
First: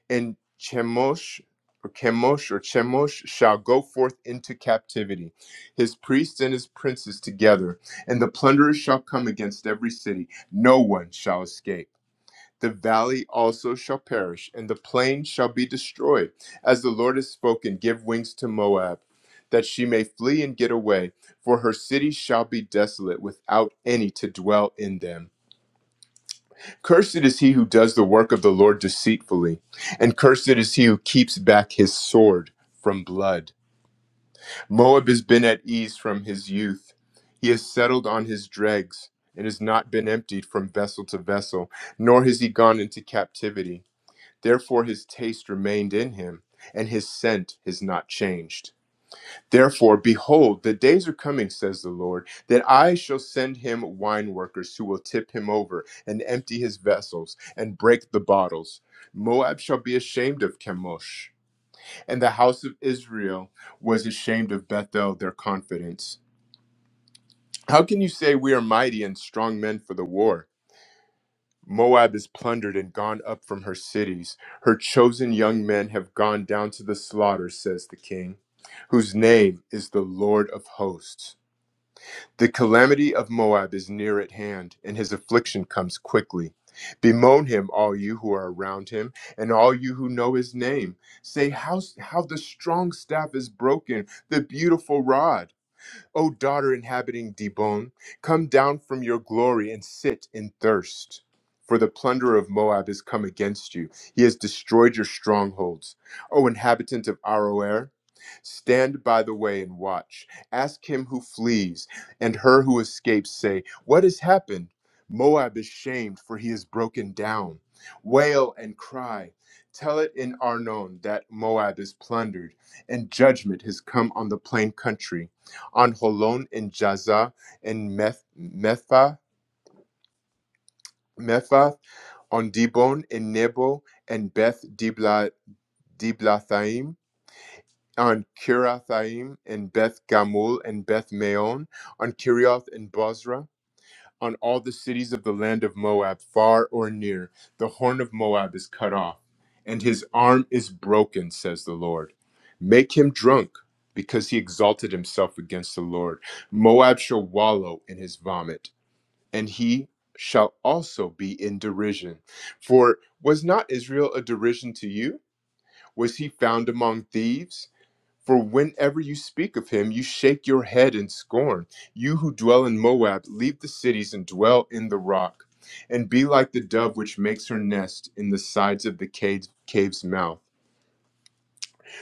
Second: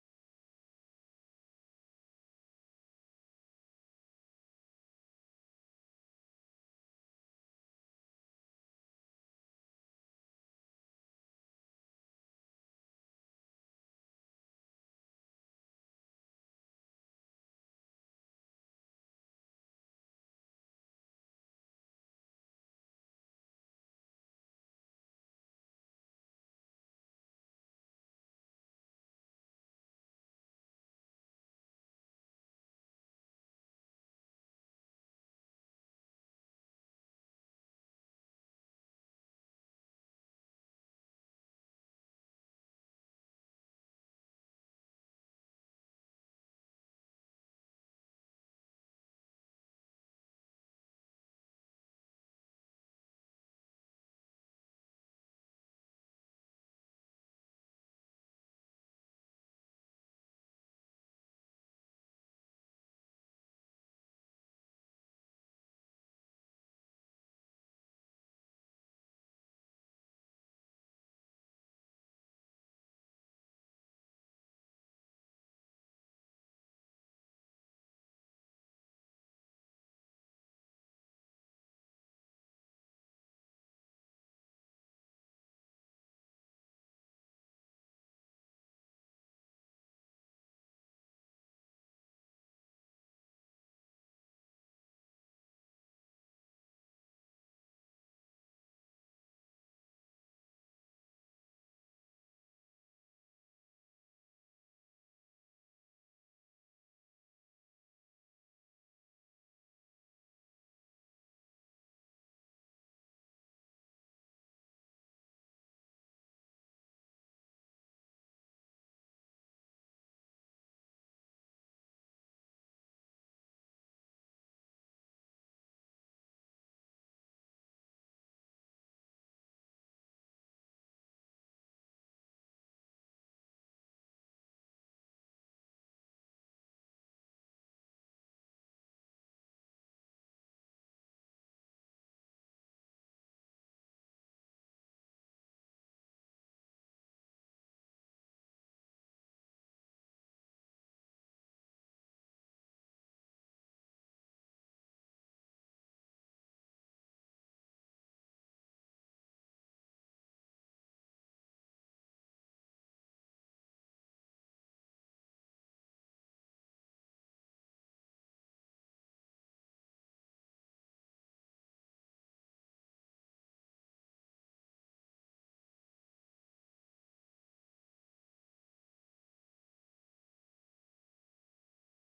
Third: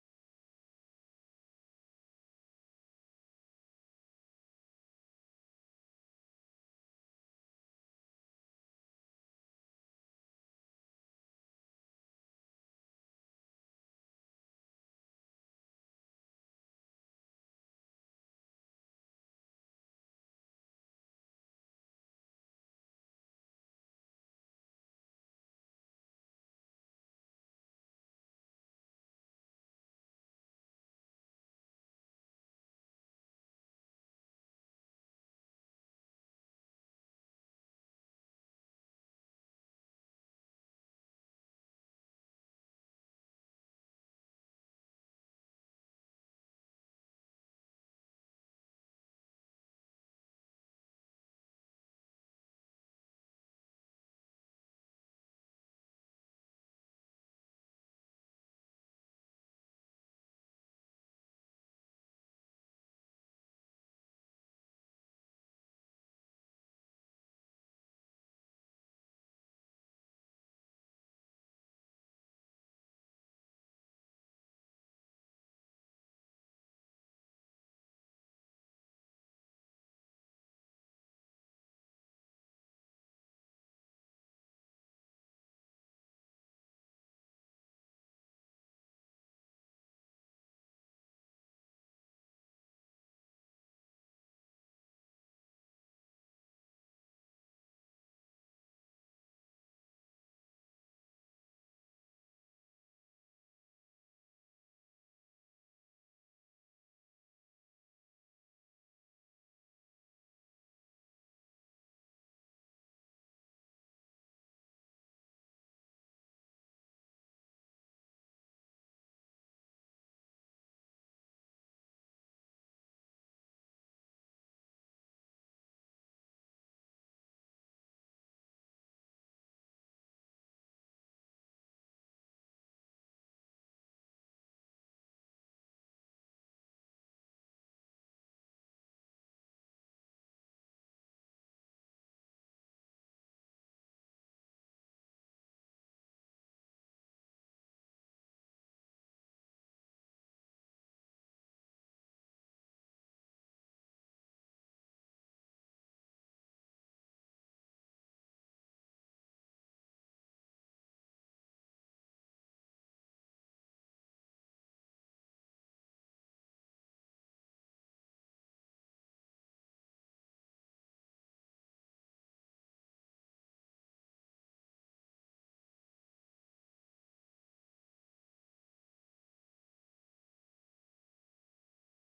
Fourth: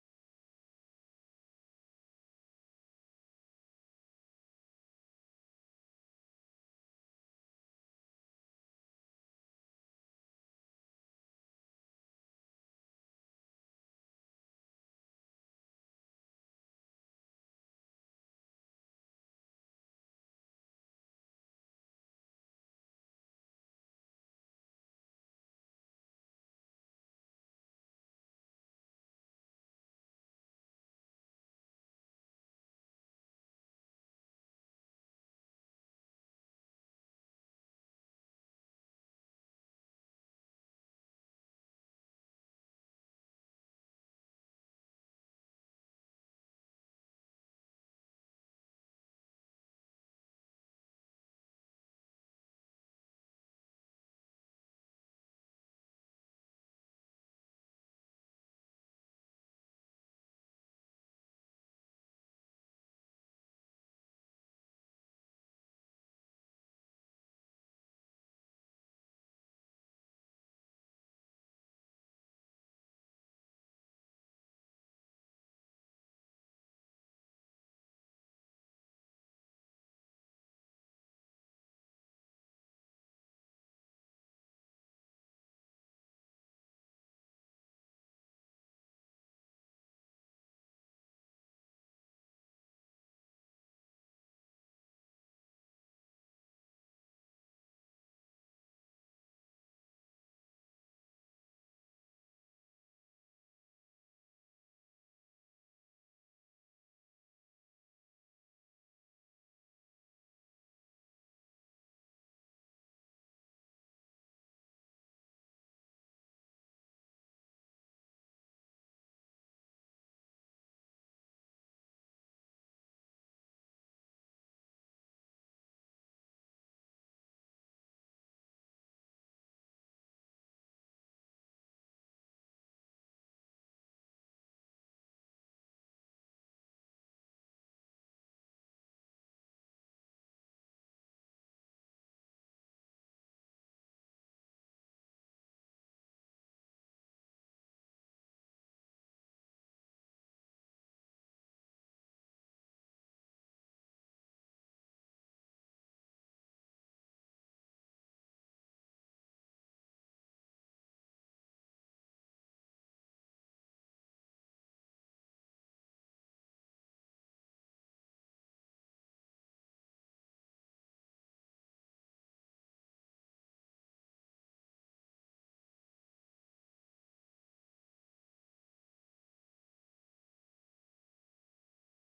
S1: And Chemosh or Chemosh or Chemosh shall go forth into captivity, his priests and his princes together, and the plunderers shall come against every city. No one shall escape the valley also shall perish, and the plain shall be destroyed. As the Lord has spoken, give wings to Moab, that she may flee and get away, for her cities shall be desolate, without any to dwell in them. Cursed is he who does the work of the Lord deceitfully, and cursed is he who keeps back his sword from blood. Moab has been at ease from his youth, he has settled on his dregs. And has not been emptied from vessel to vessel, nor has he gone into captivity. Therefore his taste remained in him, and his scent is not changed. Therefore, behold, the days are coming, says the Lord, that I shall send him wine workers who will tip him over and empty his vessels and break the bottles. Moab shall be ashamed of Chemosh, and the house of Israel was ashamed of Bethel, their confidence. How can you say we are mighty and strong men for the war? Moab is plundered and gone up from her cities. Her chosen young men have gone down to the slaughter, says the king, whose name is the Lord of hosts. The calamity of Moab is near at hand, and his affliction comes quickly. Bemoan him, all you who are around him, and all you who know his name. Say how, how the strong staff is broken, the beautiful rod. O daughter inhabiting Dibon, come down from your glory and sit in thirst. For the plunderer of Moab has come against you. He has destroyed your strongholds. O inhabitant of Aroer, stand by the way and watch. Ask him who flees and her who escapes, say, What has happened? Moab is shamed, for he is broken down. Wail and cry. Tell it in Arnon that Moab is plundered, and judgment has come on the plain country on Holon in Jaza, and Meth, Metha, Methath, on Dibon in Nebo, and Beth Dibla, Diblathaim, on Kirathaim, and Beth Gamul, and Beth Maon, on Kirioth and Bozrah, on all the cities of the land of Moab, far or near. The horn of Moab is cut off, and his arm is broken, says the Lord. Make him drunk, because he exalted himself against the Lord. Moab shall wallow in his vomit and he shall also be in derision. For was not Israel a derision to you? Was he found among thieves? For whenever you speak of him, you shake your head in scorn. You who dwell in Moab, leave the cities and dwell in the rock, and be like the dove which makes her nest in the sides of the cave, cave's mouth.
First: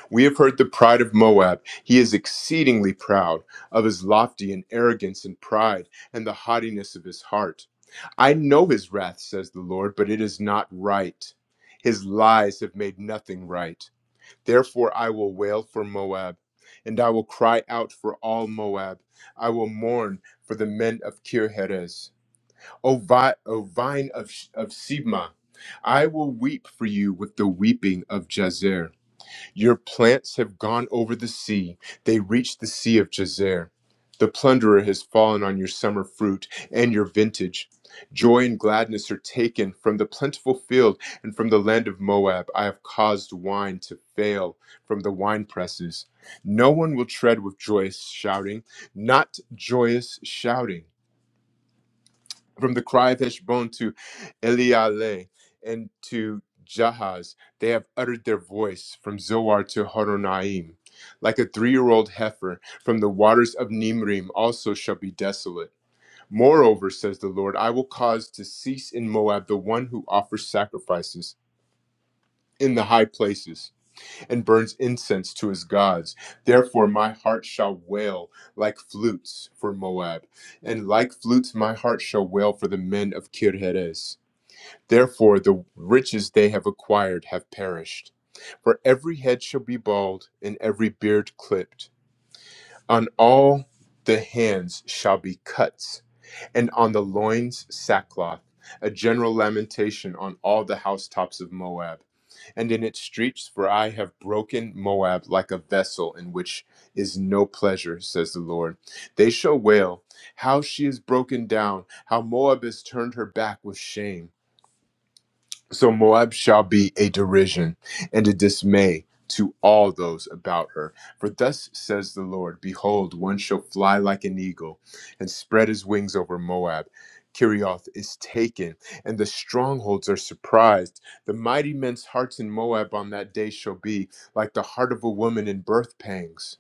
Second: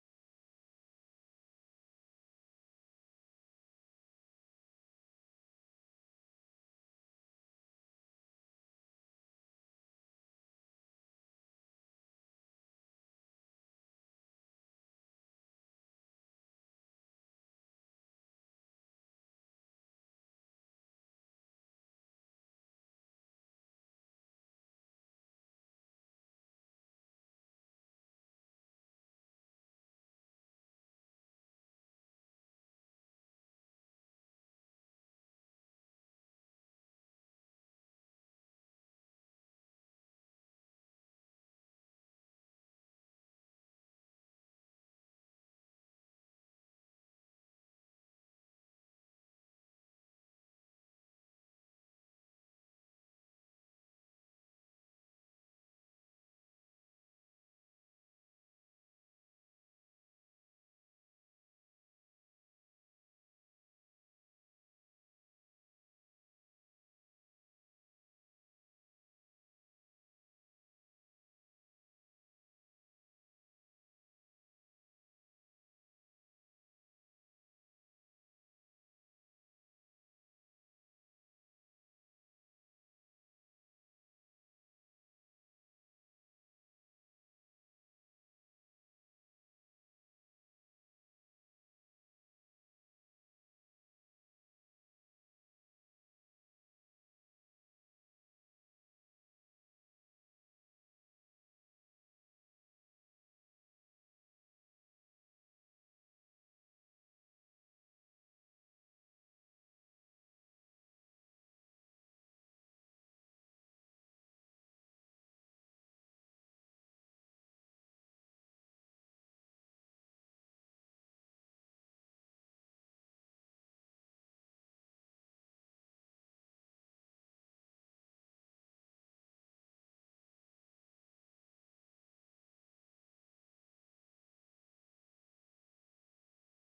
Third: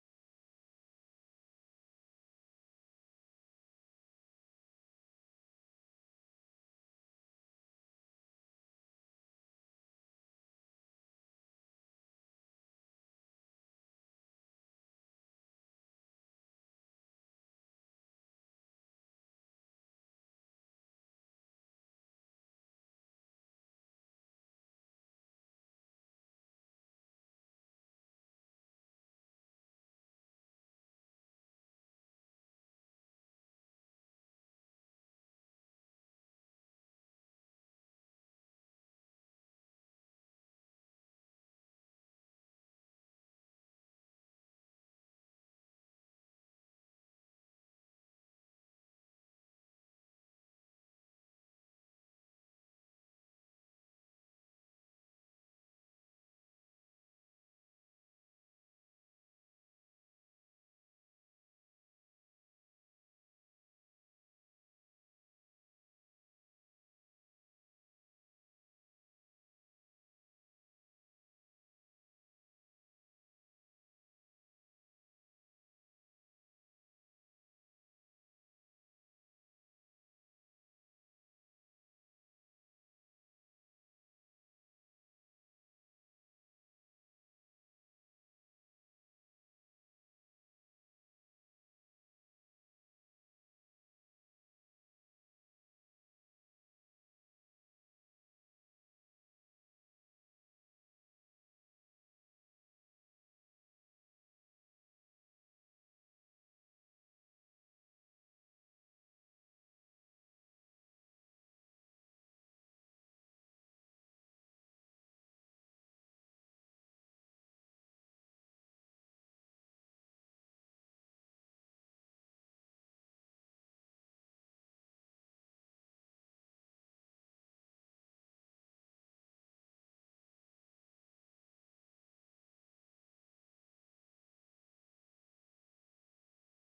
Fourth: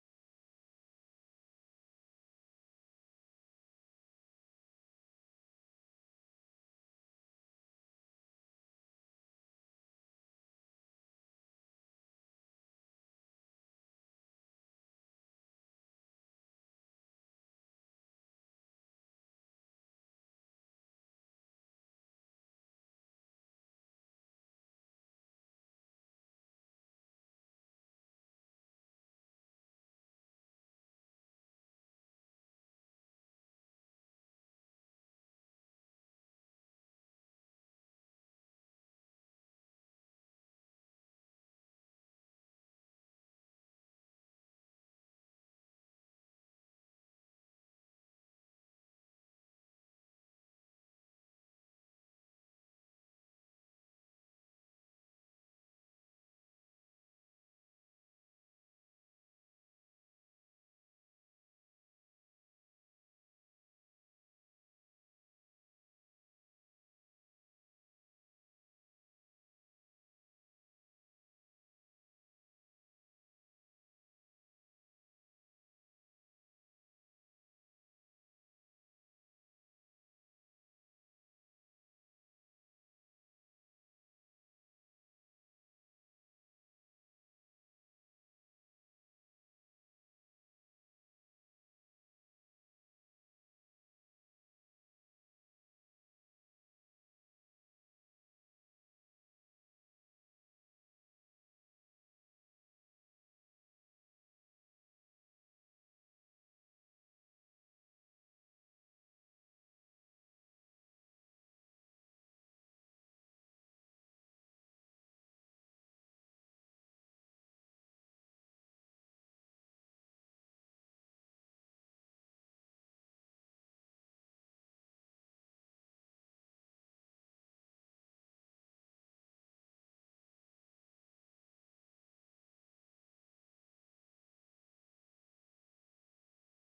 S1: We have heard the pride of Moab. He is exceedingly proud of his lofty and arrogance and pride and the haughtiness of his heart. I know his wrath, says the Lord, but it is not right. His lies have made nothing right. Therefore, I will wail for Moab, and I will cry out for all Moab. I will mourn for the men of Kirheres. O, vi- o vine of, of Sibma, I will weep for you with the weeping of Jazer. Your plants have gone over the sea. They reached the sea of Jazer. The plunderer has fallen on your summer fruit and your vintage. Joy and gladness are taken from the plentiful field and from the land of Moab. I have caused wine to fail from the wine presses. No one will tread with joyous shouting, not joyous shouting from the cry of Heshbon to Eliale and to Jahaz, they have uttered their voice from Zoar to Horonaim. Like a three year old heifer, from the waters of Nimrim also shall be desolate. Moreover, says the Lord, I will cause to cease in Moab the one who offers sacrifices in the high places and burns incense to his gods. Therefore, my heart shall wail like flutes for Moab, and like flutes, my heart shall wail for the men of Kirheres. Therefore, the riches they have acquired have perished. For every head shall be bald, and every beard clipped. On all the hands shall be cuts and on the loins sackcloth, a general lamentation on all the housetops of Moab, and in its streets, for I have broken Moab like a vessel in which is no pleasure, says the Lord. They shall wail, How she is broken down, how Moab has turned her back with shame. So Moab shall be a derision and a dismay to all those about her. For thus says the Lord Behold, one shall fly like an eagle and spread his wings over Moab. Kirioth is taken, and the strongholds are surprised. The mighty men's hearts in Moab on that day shall be like the heart of a woman in birth pangs.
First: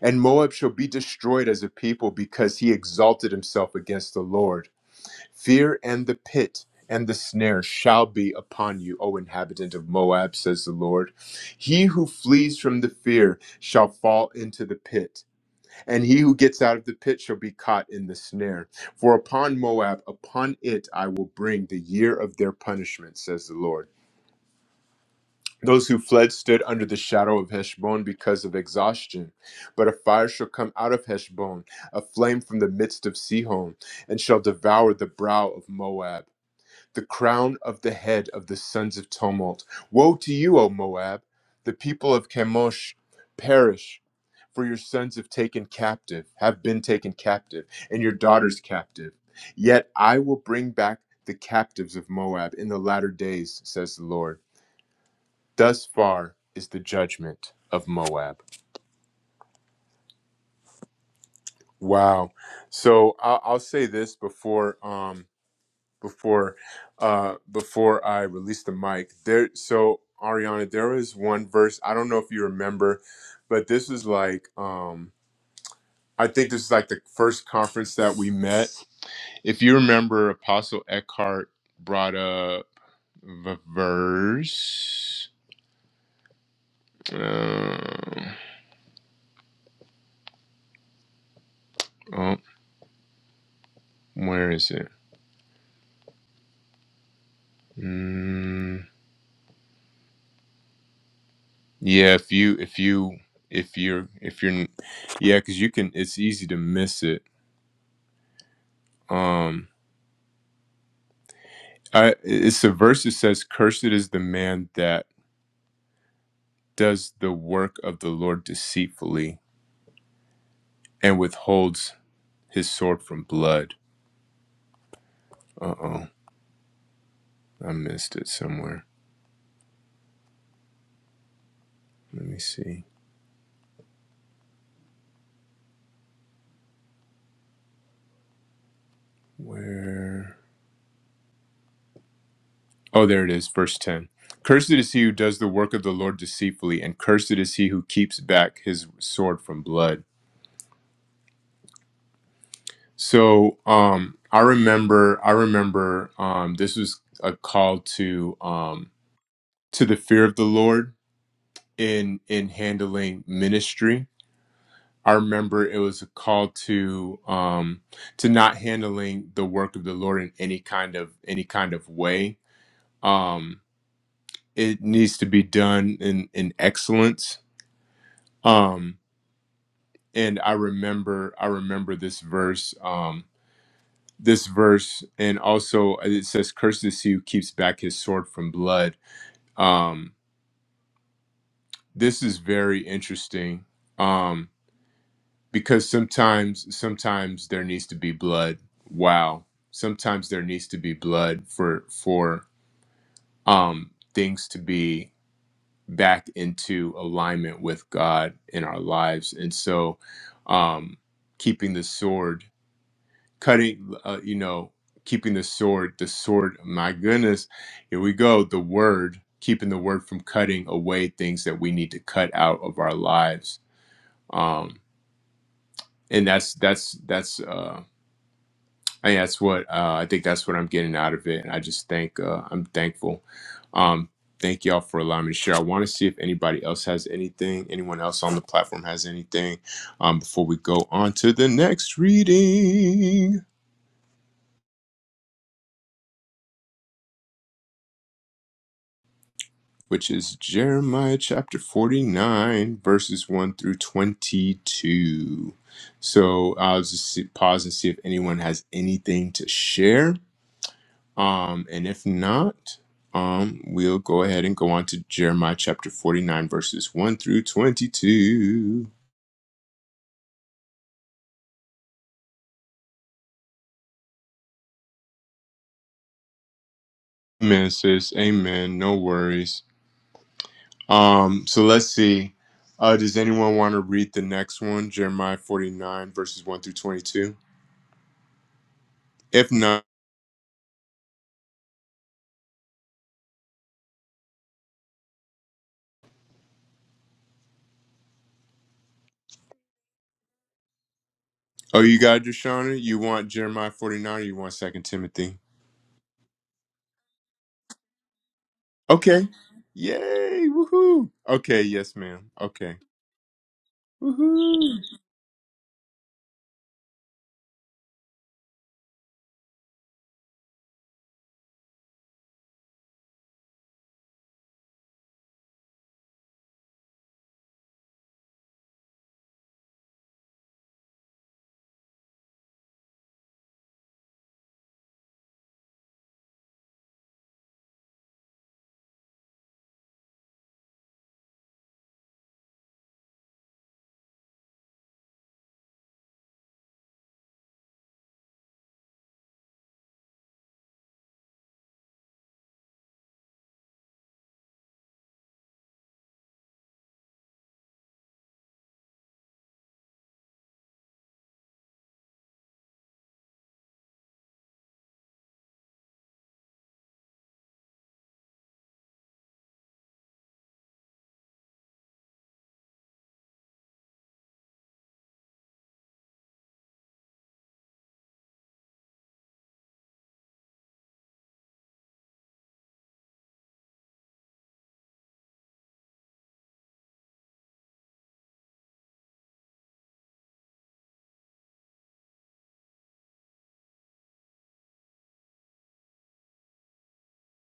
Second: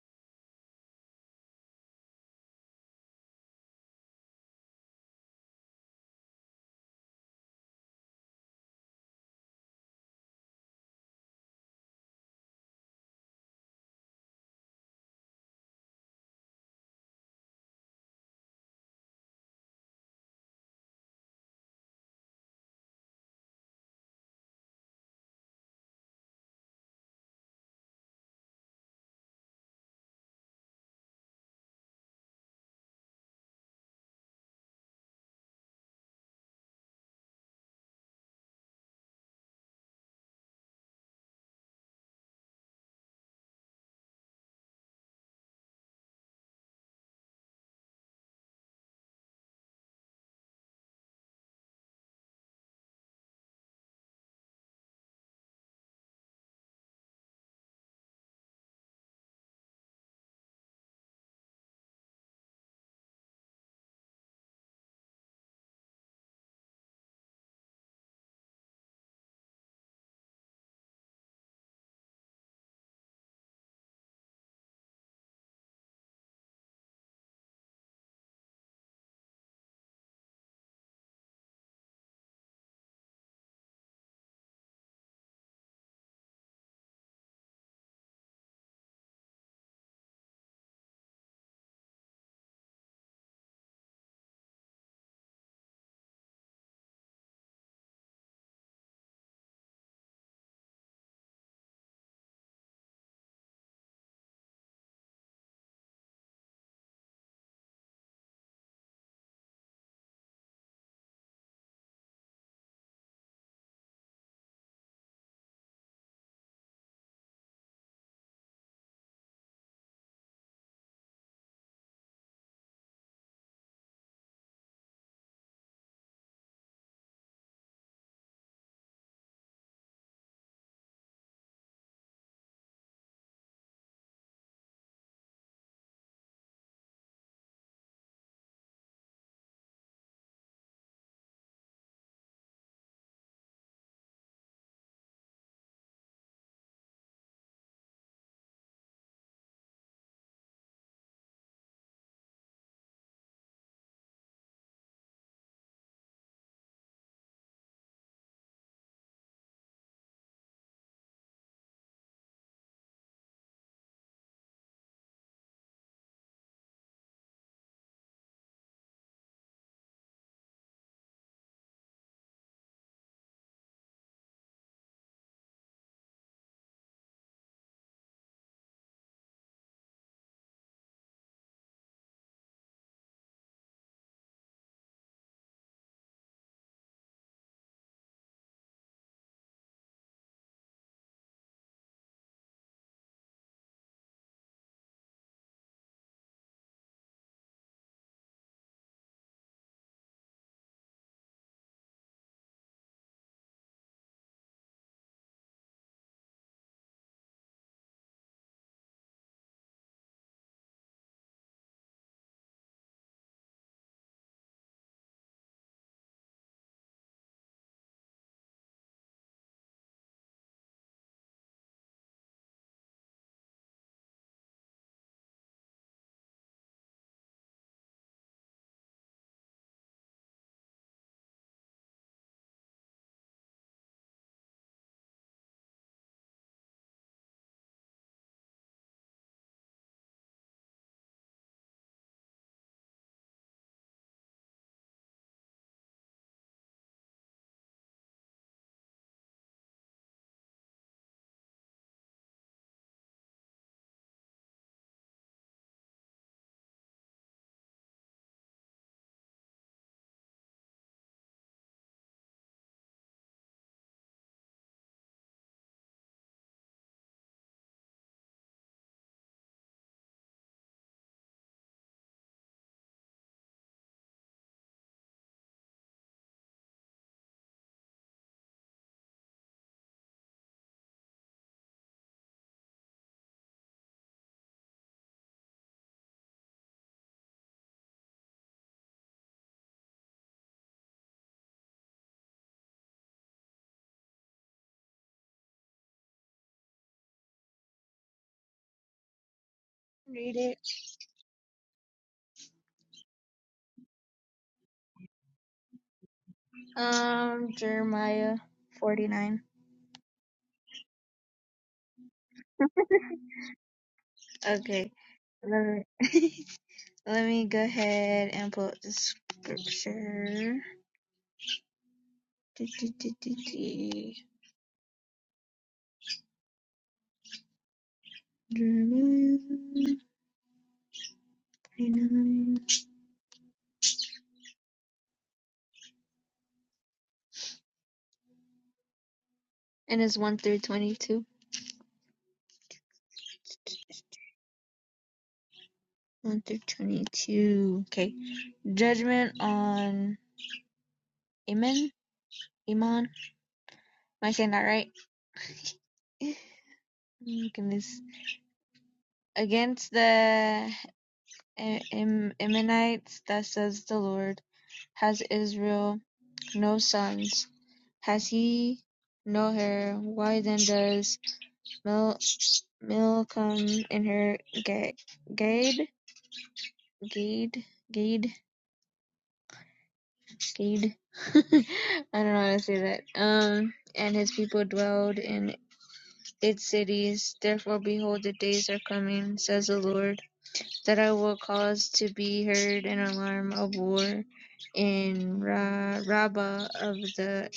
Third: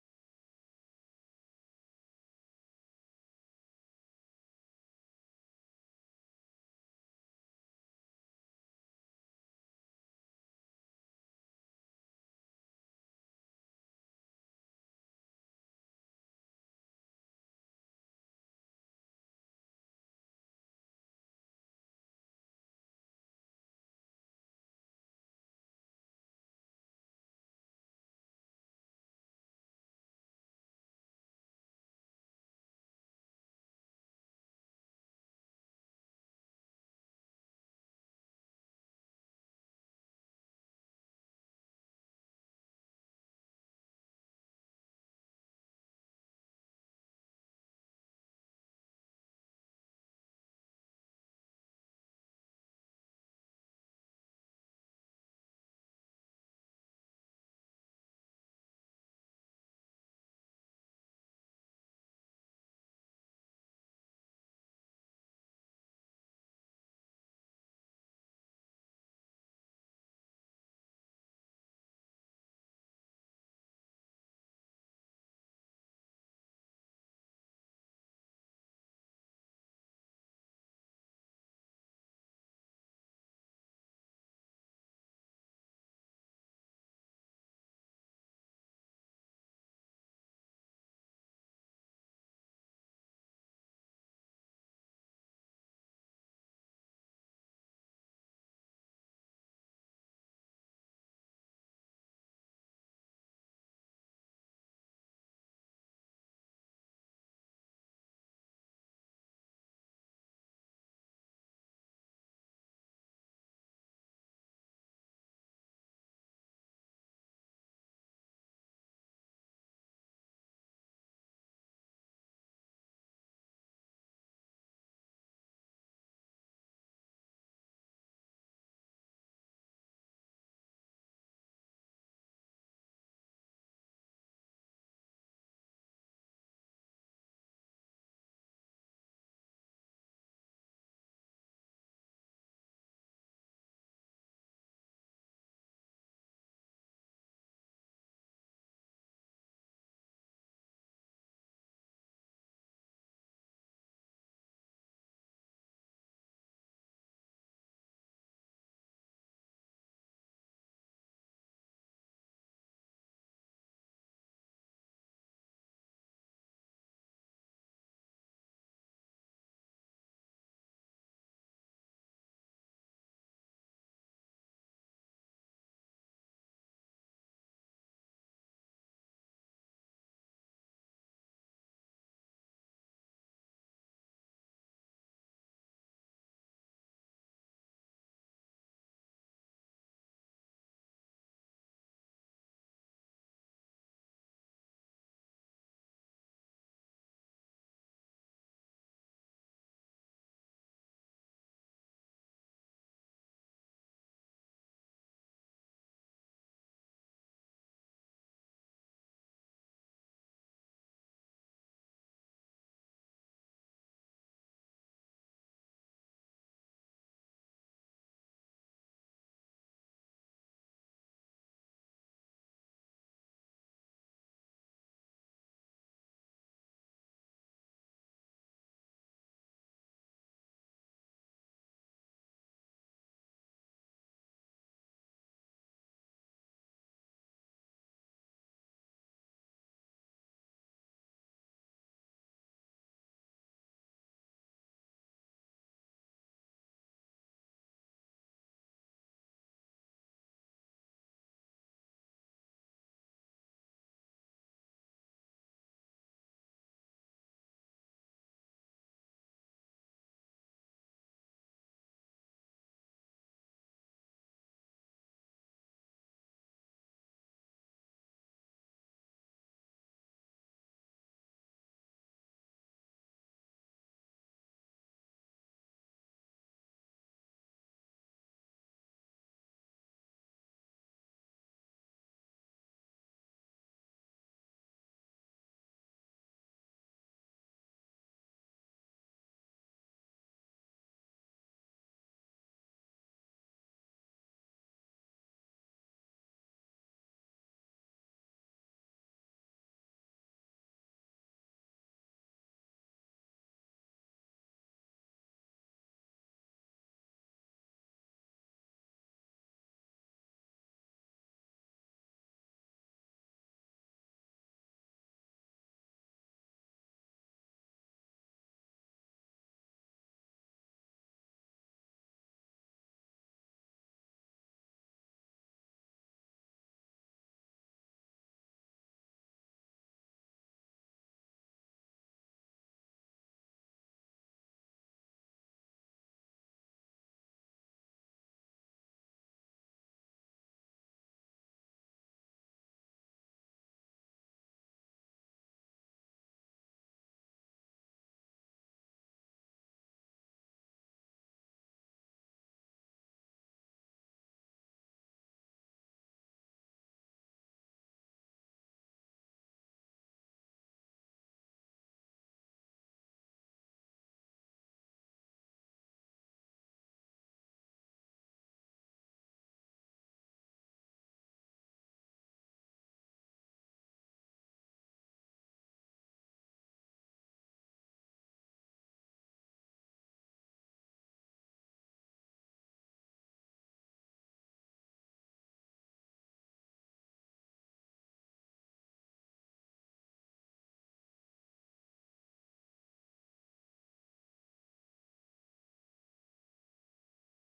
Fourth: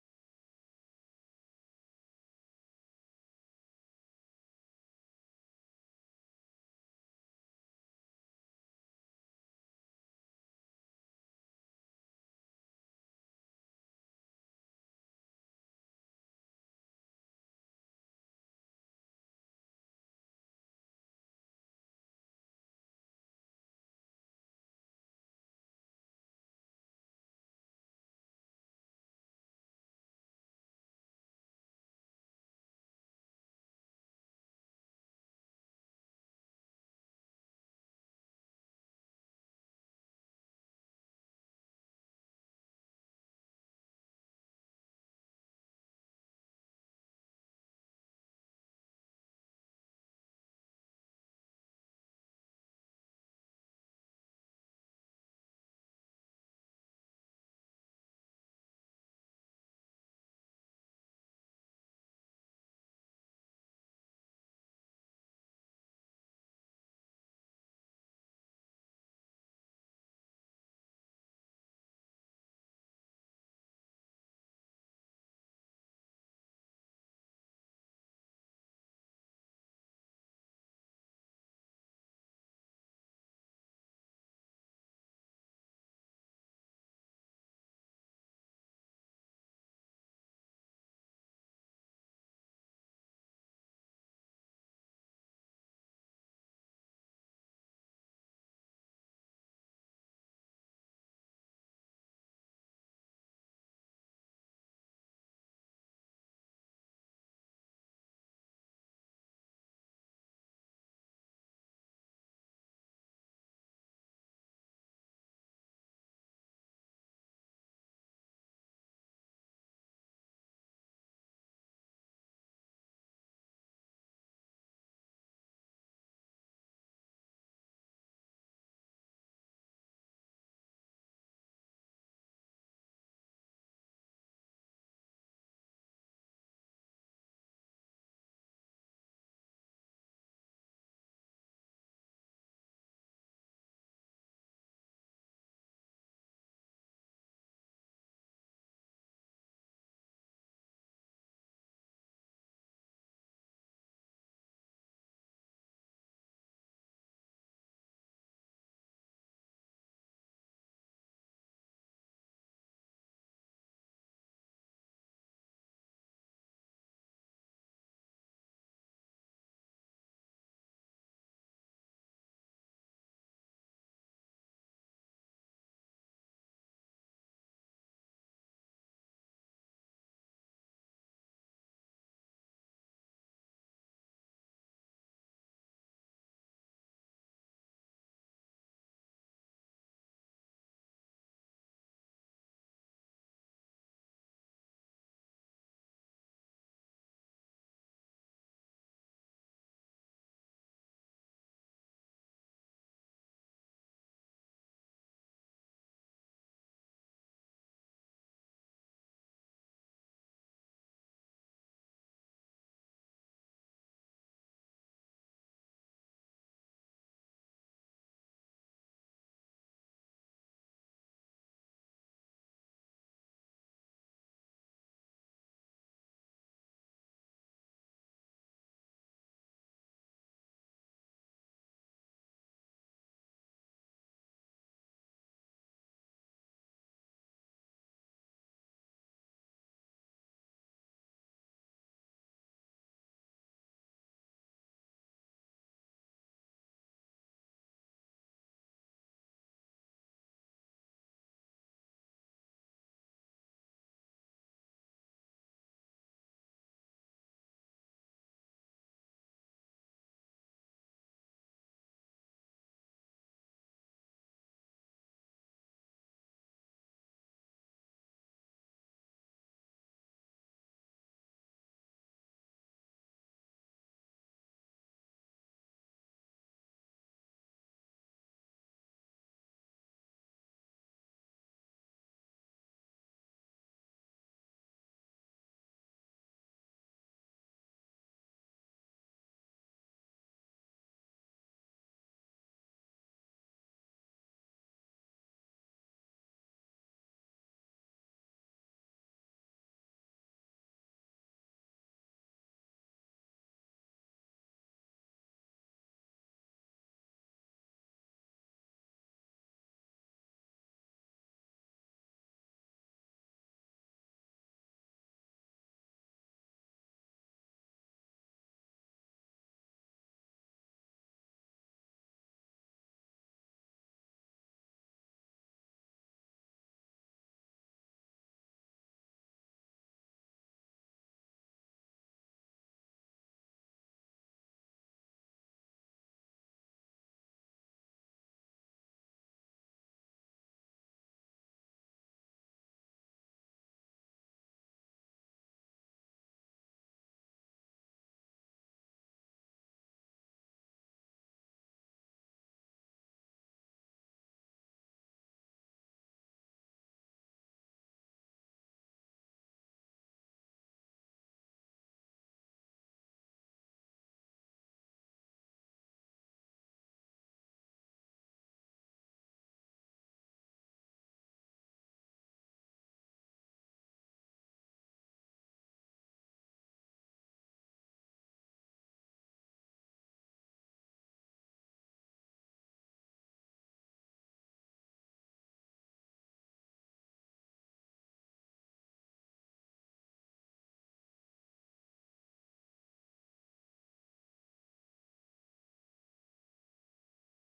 S1: And Moab shall be destroyed as a people because he exalted himself against the Lord. Fear and the pit and the snare shall be upon you, O inhabitant of Moab, says the Lord. He who flees from the fear shall fall into the pit, and he who gets out of the pit shall be caught in the snare. For upon Moab, upon it I will bring the year of their punishment, says the Lord. Those who fled stood under the shadow of Heshbon because of exhaustion. But a fire shall come out of Heshbon, a flame from the midst of Sihon, and shall devour the brow of Moab the crown of the head of the sons of tumult. Woe to you, O Moab! The people of Chemosh perish, for your sons have taken captive, have been taken captive, and your daughters captive. Yet I will bring back the captives of Moab in the latter days, says the Lord. Thus far is the judgment of Moab. Wow. So I'll, I'll say this before. Um, before uh before I release the mic. There so Ariana, there is one verse, I don't know if you remember, but this is like um I think this is like the first conference that we met. If you remember Apostle Eckhart brought up the verse. Uh, oh, where is it? Mm, yeah, if you if you if you're if you're yeah, because you can it's easy to miss it. Um I, it's the verse that says, Cursed is the man that does the work of the Lord deceitfully and withholds his sword from blood. Uh oh, I missed it somewhere. Let me see. Where? Oh, there it is, verse 10. Cursed is he who does the work of the Lord deceitfully, and cursed is he who keeps back his sword from blood. So, um, I remember, I remember, um, this was a call to, um, to the fear of the Lord in in handling ministry. I remember it was a call to um, to not handling the work of the Lord in any kind of any kind of way. Um, it needs to be done in in excellence. Um, and I remember I remember this verse um, this verse, and also it says, "Cursed is he who keeps back his sword from blood." Um, this is very interesting Um, because sometimes sometimes there needs to be blood wow sometimes there needs to be blood for for um things to be back into alignment with god in our lives and so um keeping the sword cutting uh, you know keeping the sword the sword my goodness here we go the word keeping the word from cutting away things that we need to cut out of our lives um and that's that's that's uh And that's what uh, I think. That's what I'm getting out of it, and I just thank. Uh, I'm thankful. Um, thank y'all for allowing me to share. I want to see if anybody else has anything. Anyone else on the platform has anything um, before we go on to the next reading, which is Jeremiah chapter 49, verses 1 through 22. So I'll just see, pause and see if anyone has anything to share. Um, and if not, um, we'll go ahead and go on to Jeremiah chapter 49, verses 1 through 22. Amen, sis. Amen. No worries. Um, so let's see. Uh, does anyone want to read the next one? Jeremiah 49, verses 1 through 22. If not,
S3: Read it.
S1: oh, you got it, Shauna? You want Jeremiah 49 or you want Second Timothy?
S3: Um, Jeremiah
S1: Okay.
S3: 49.
S1: Yay. Woohoo. Okay. Yes, ma'am. Okay.
S3: Okay. Let me, let me go ahead and pull up the scripture. Do-do-do-do-do. Jeremiah 49. And it's 1 through 22. 1 through 22. Okay. Judgment on Iman. Iman. Am I saying that right? Oh my goodness. Against the Ammonites, thus says the Lord. Has Israel no sons? Has he no hair? Why then does Mil Milcom inherit Gad? Gade Gade Gade Gade? I don't know how to say that. Um, and his people dwelled in its cities. Therefore, behold, the days are coming, says the Lord, that I will cause to be heard an alarm of war in Ra- Rabbah of the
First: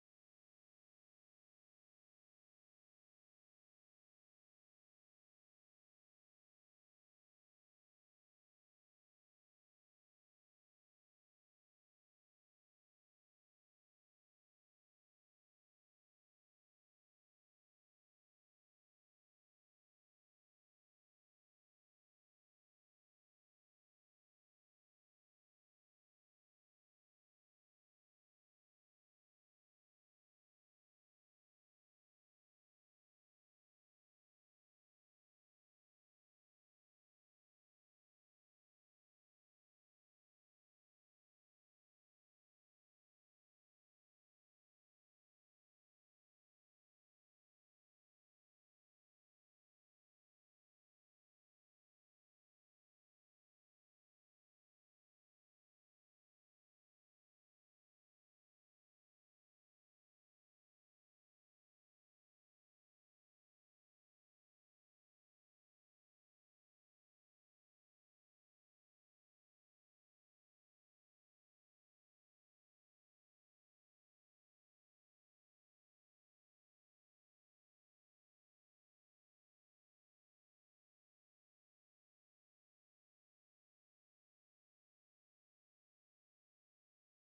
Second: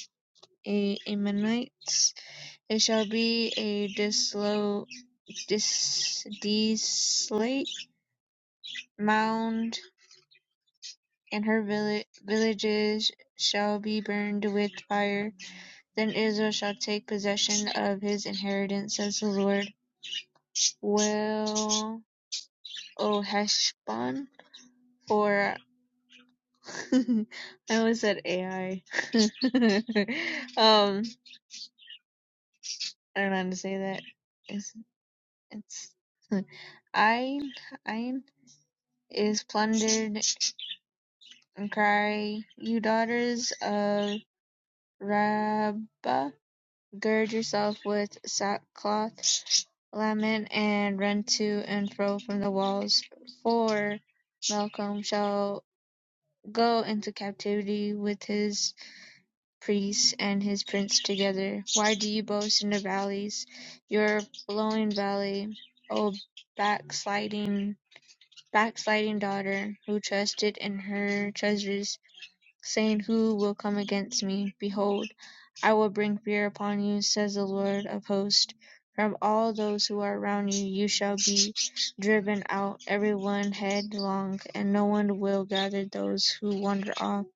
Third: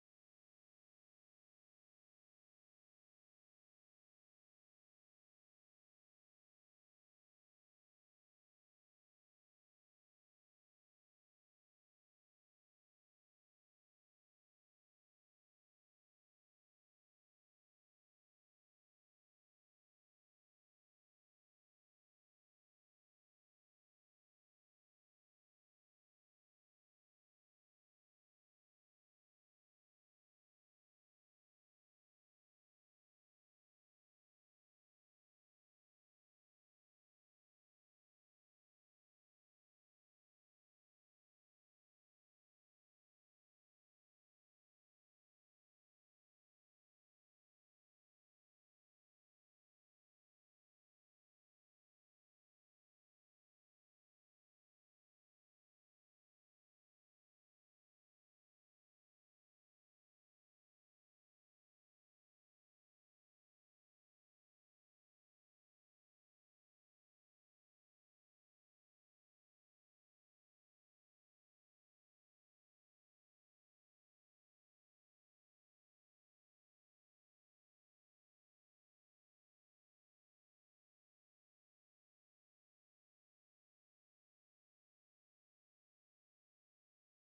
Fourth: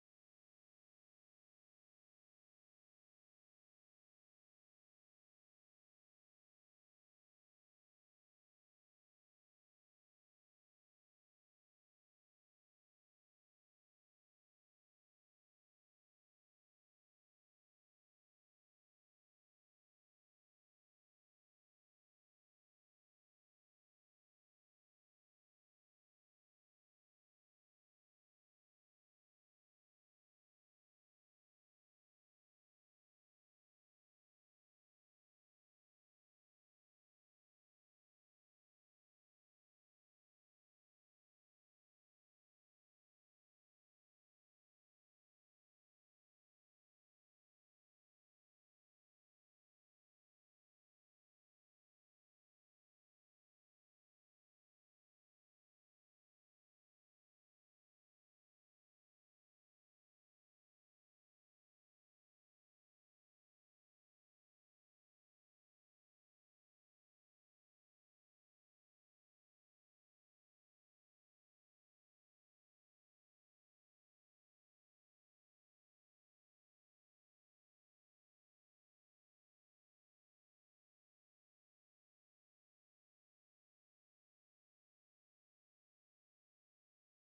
S3: A- Ammonites It shall be a desolate dis, desolate mound, and her villi- villages shall be burned with fire. Then Israel shall take possession of his inheritance, says the Lord. Well, O Heshbon, for I always said AI. um, I don't know how to say that. It's, it's Ain, Ain is plundered and cry, You daughters of Rabbah, gird yourself with sackcloth, lament, and run to and fro from the walls. For Malcolm shall go into captivity with his priests and his prince together. Why do you boast in the valleys, your flowing valley, O backsliding, backsliding daughter, who trusted in her treasures? saying, Who will come against me? Behold, I will bring fear upon you, says the Lord of hosts. From all those who are around you, you shall be driven out, every one headlong, and no one will gather those who wander off.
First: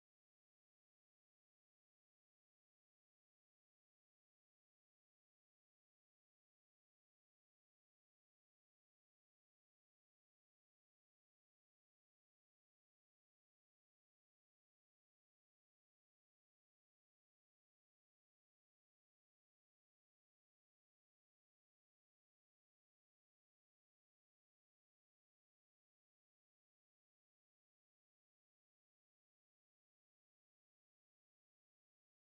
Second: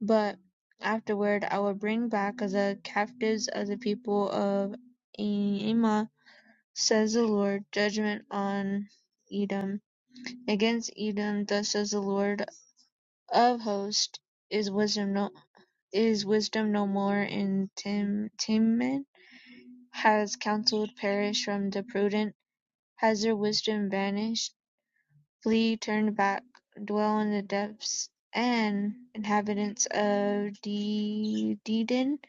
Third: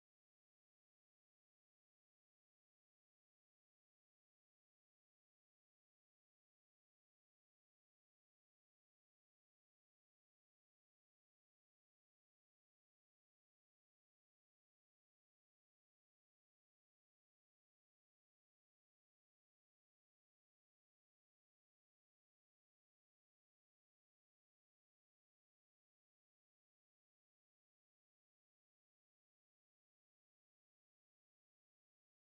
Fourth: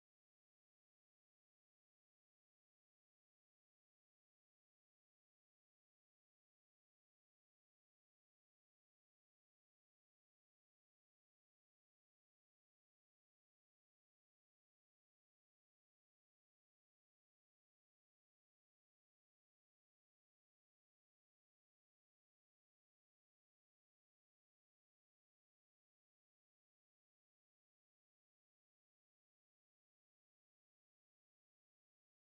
S3: But afterward, I will bring back the captives of the people of Emma, says the Lord, judgment on Edom. Against Edom, thus says the Lord of hosts, is wisdom. No is wisdom no more in Has counsel perished from the prudent? Has their wisdom vanished? Flee, turn back, dwell in the depths, and inhabitants of Dedan,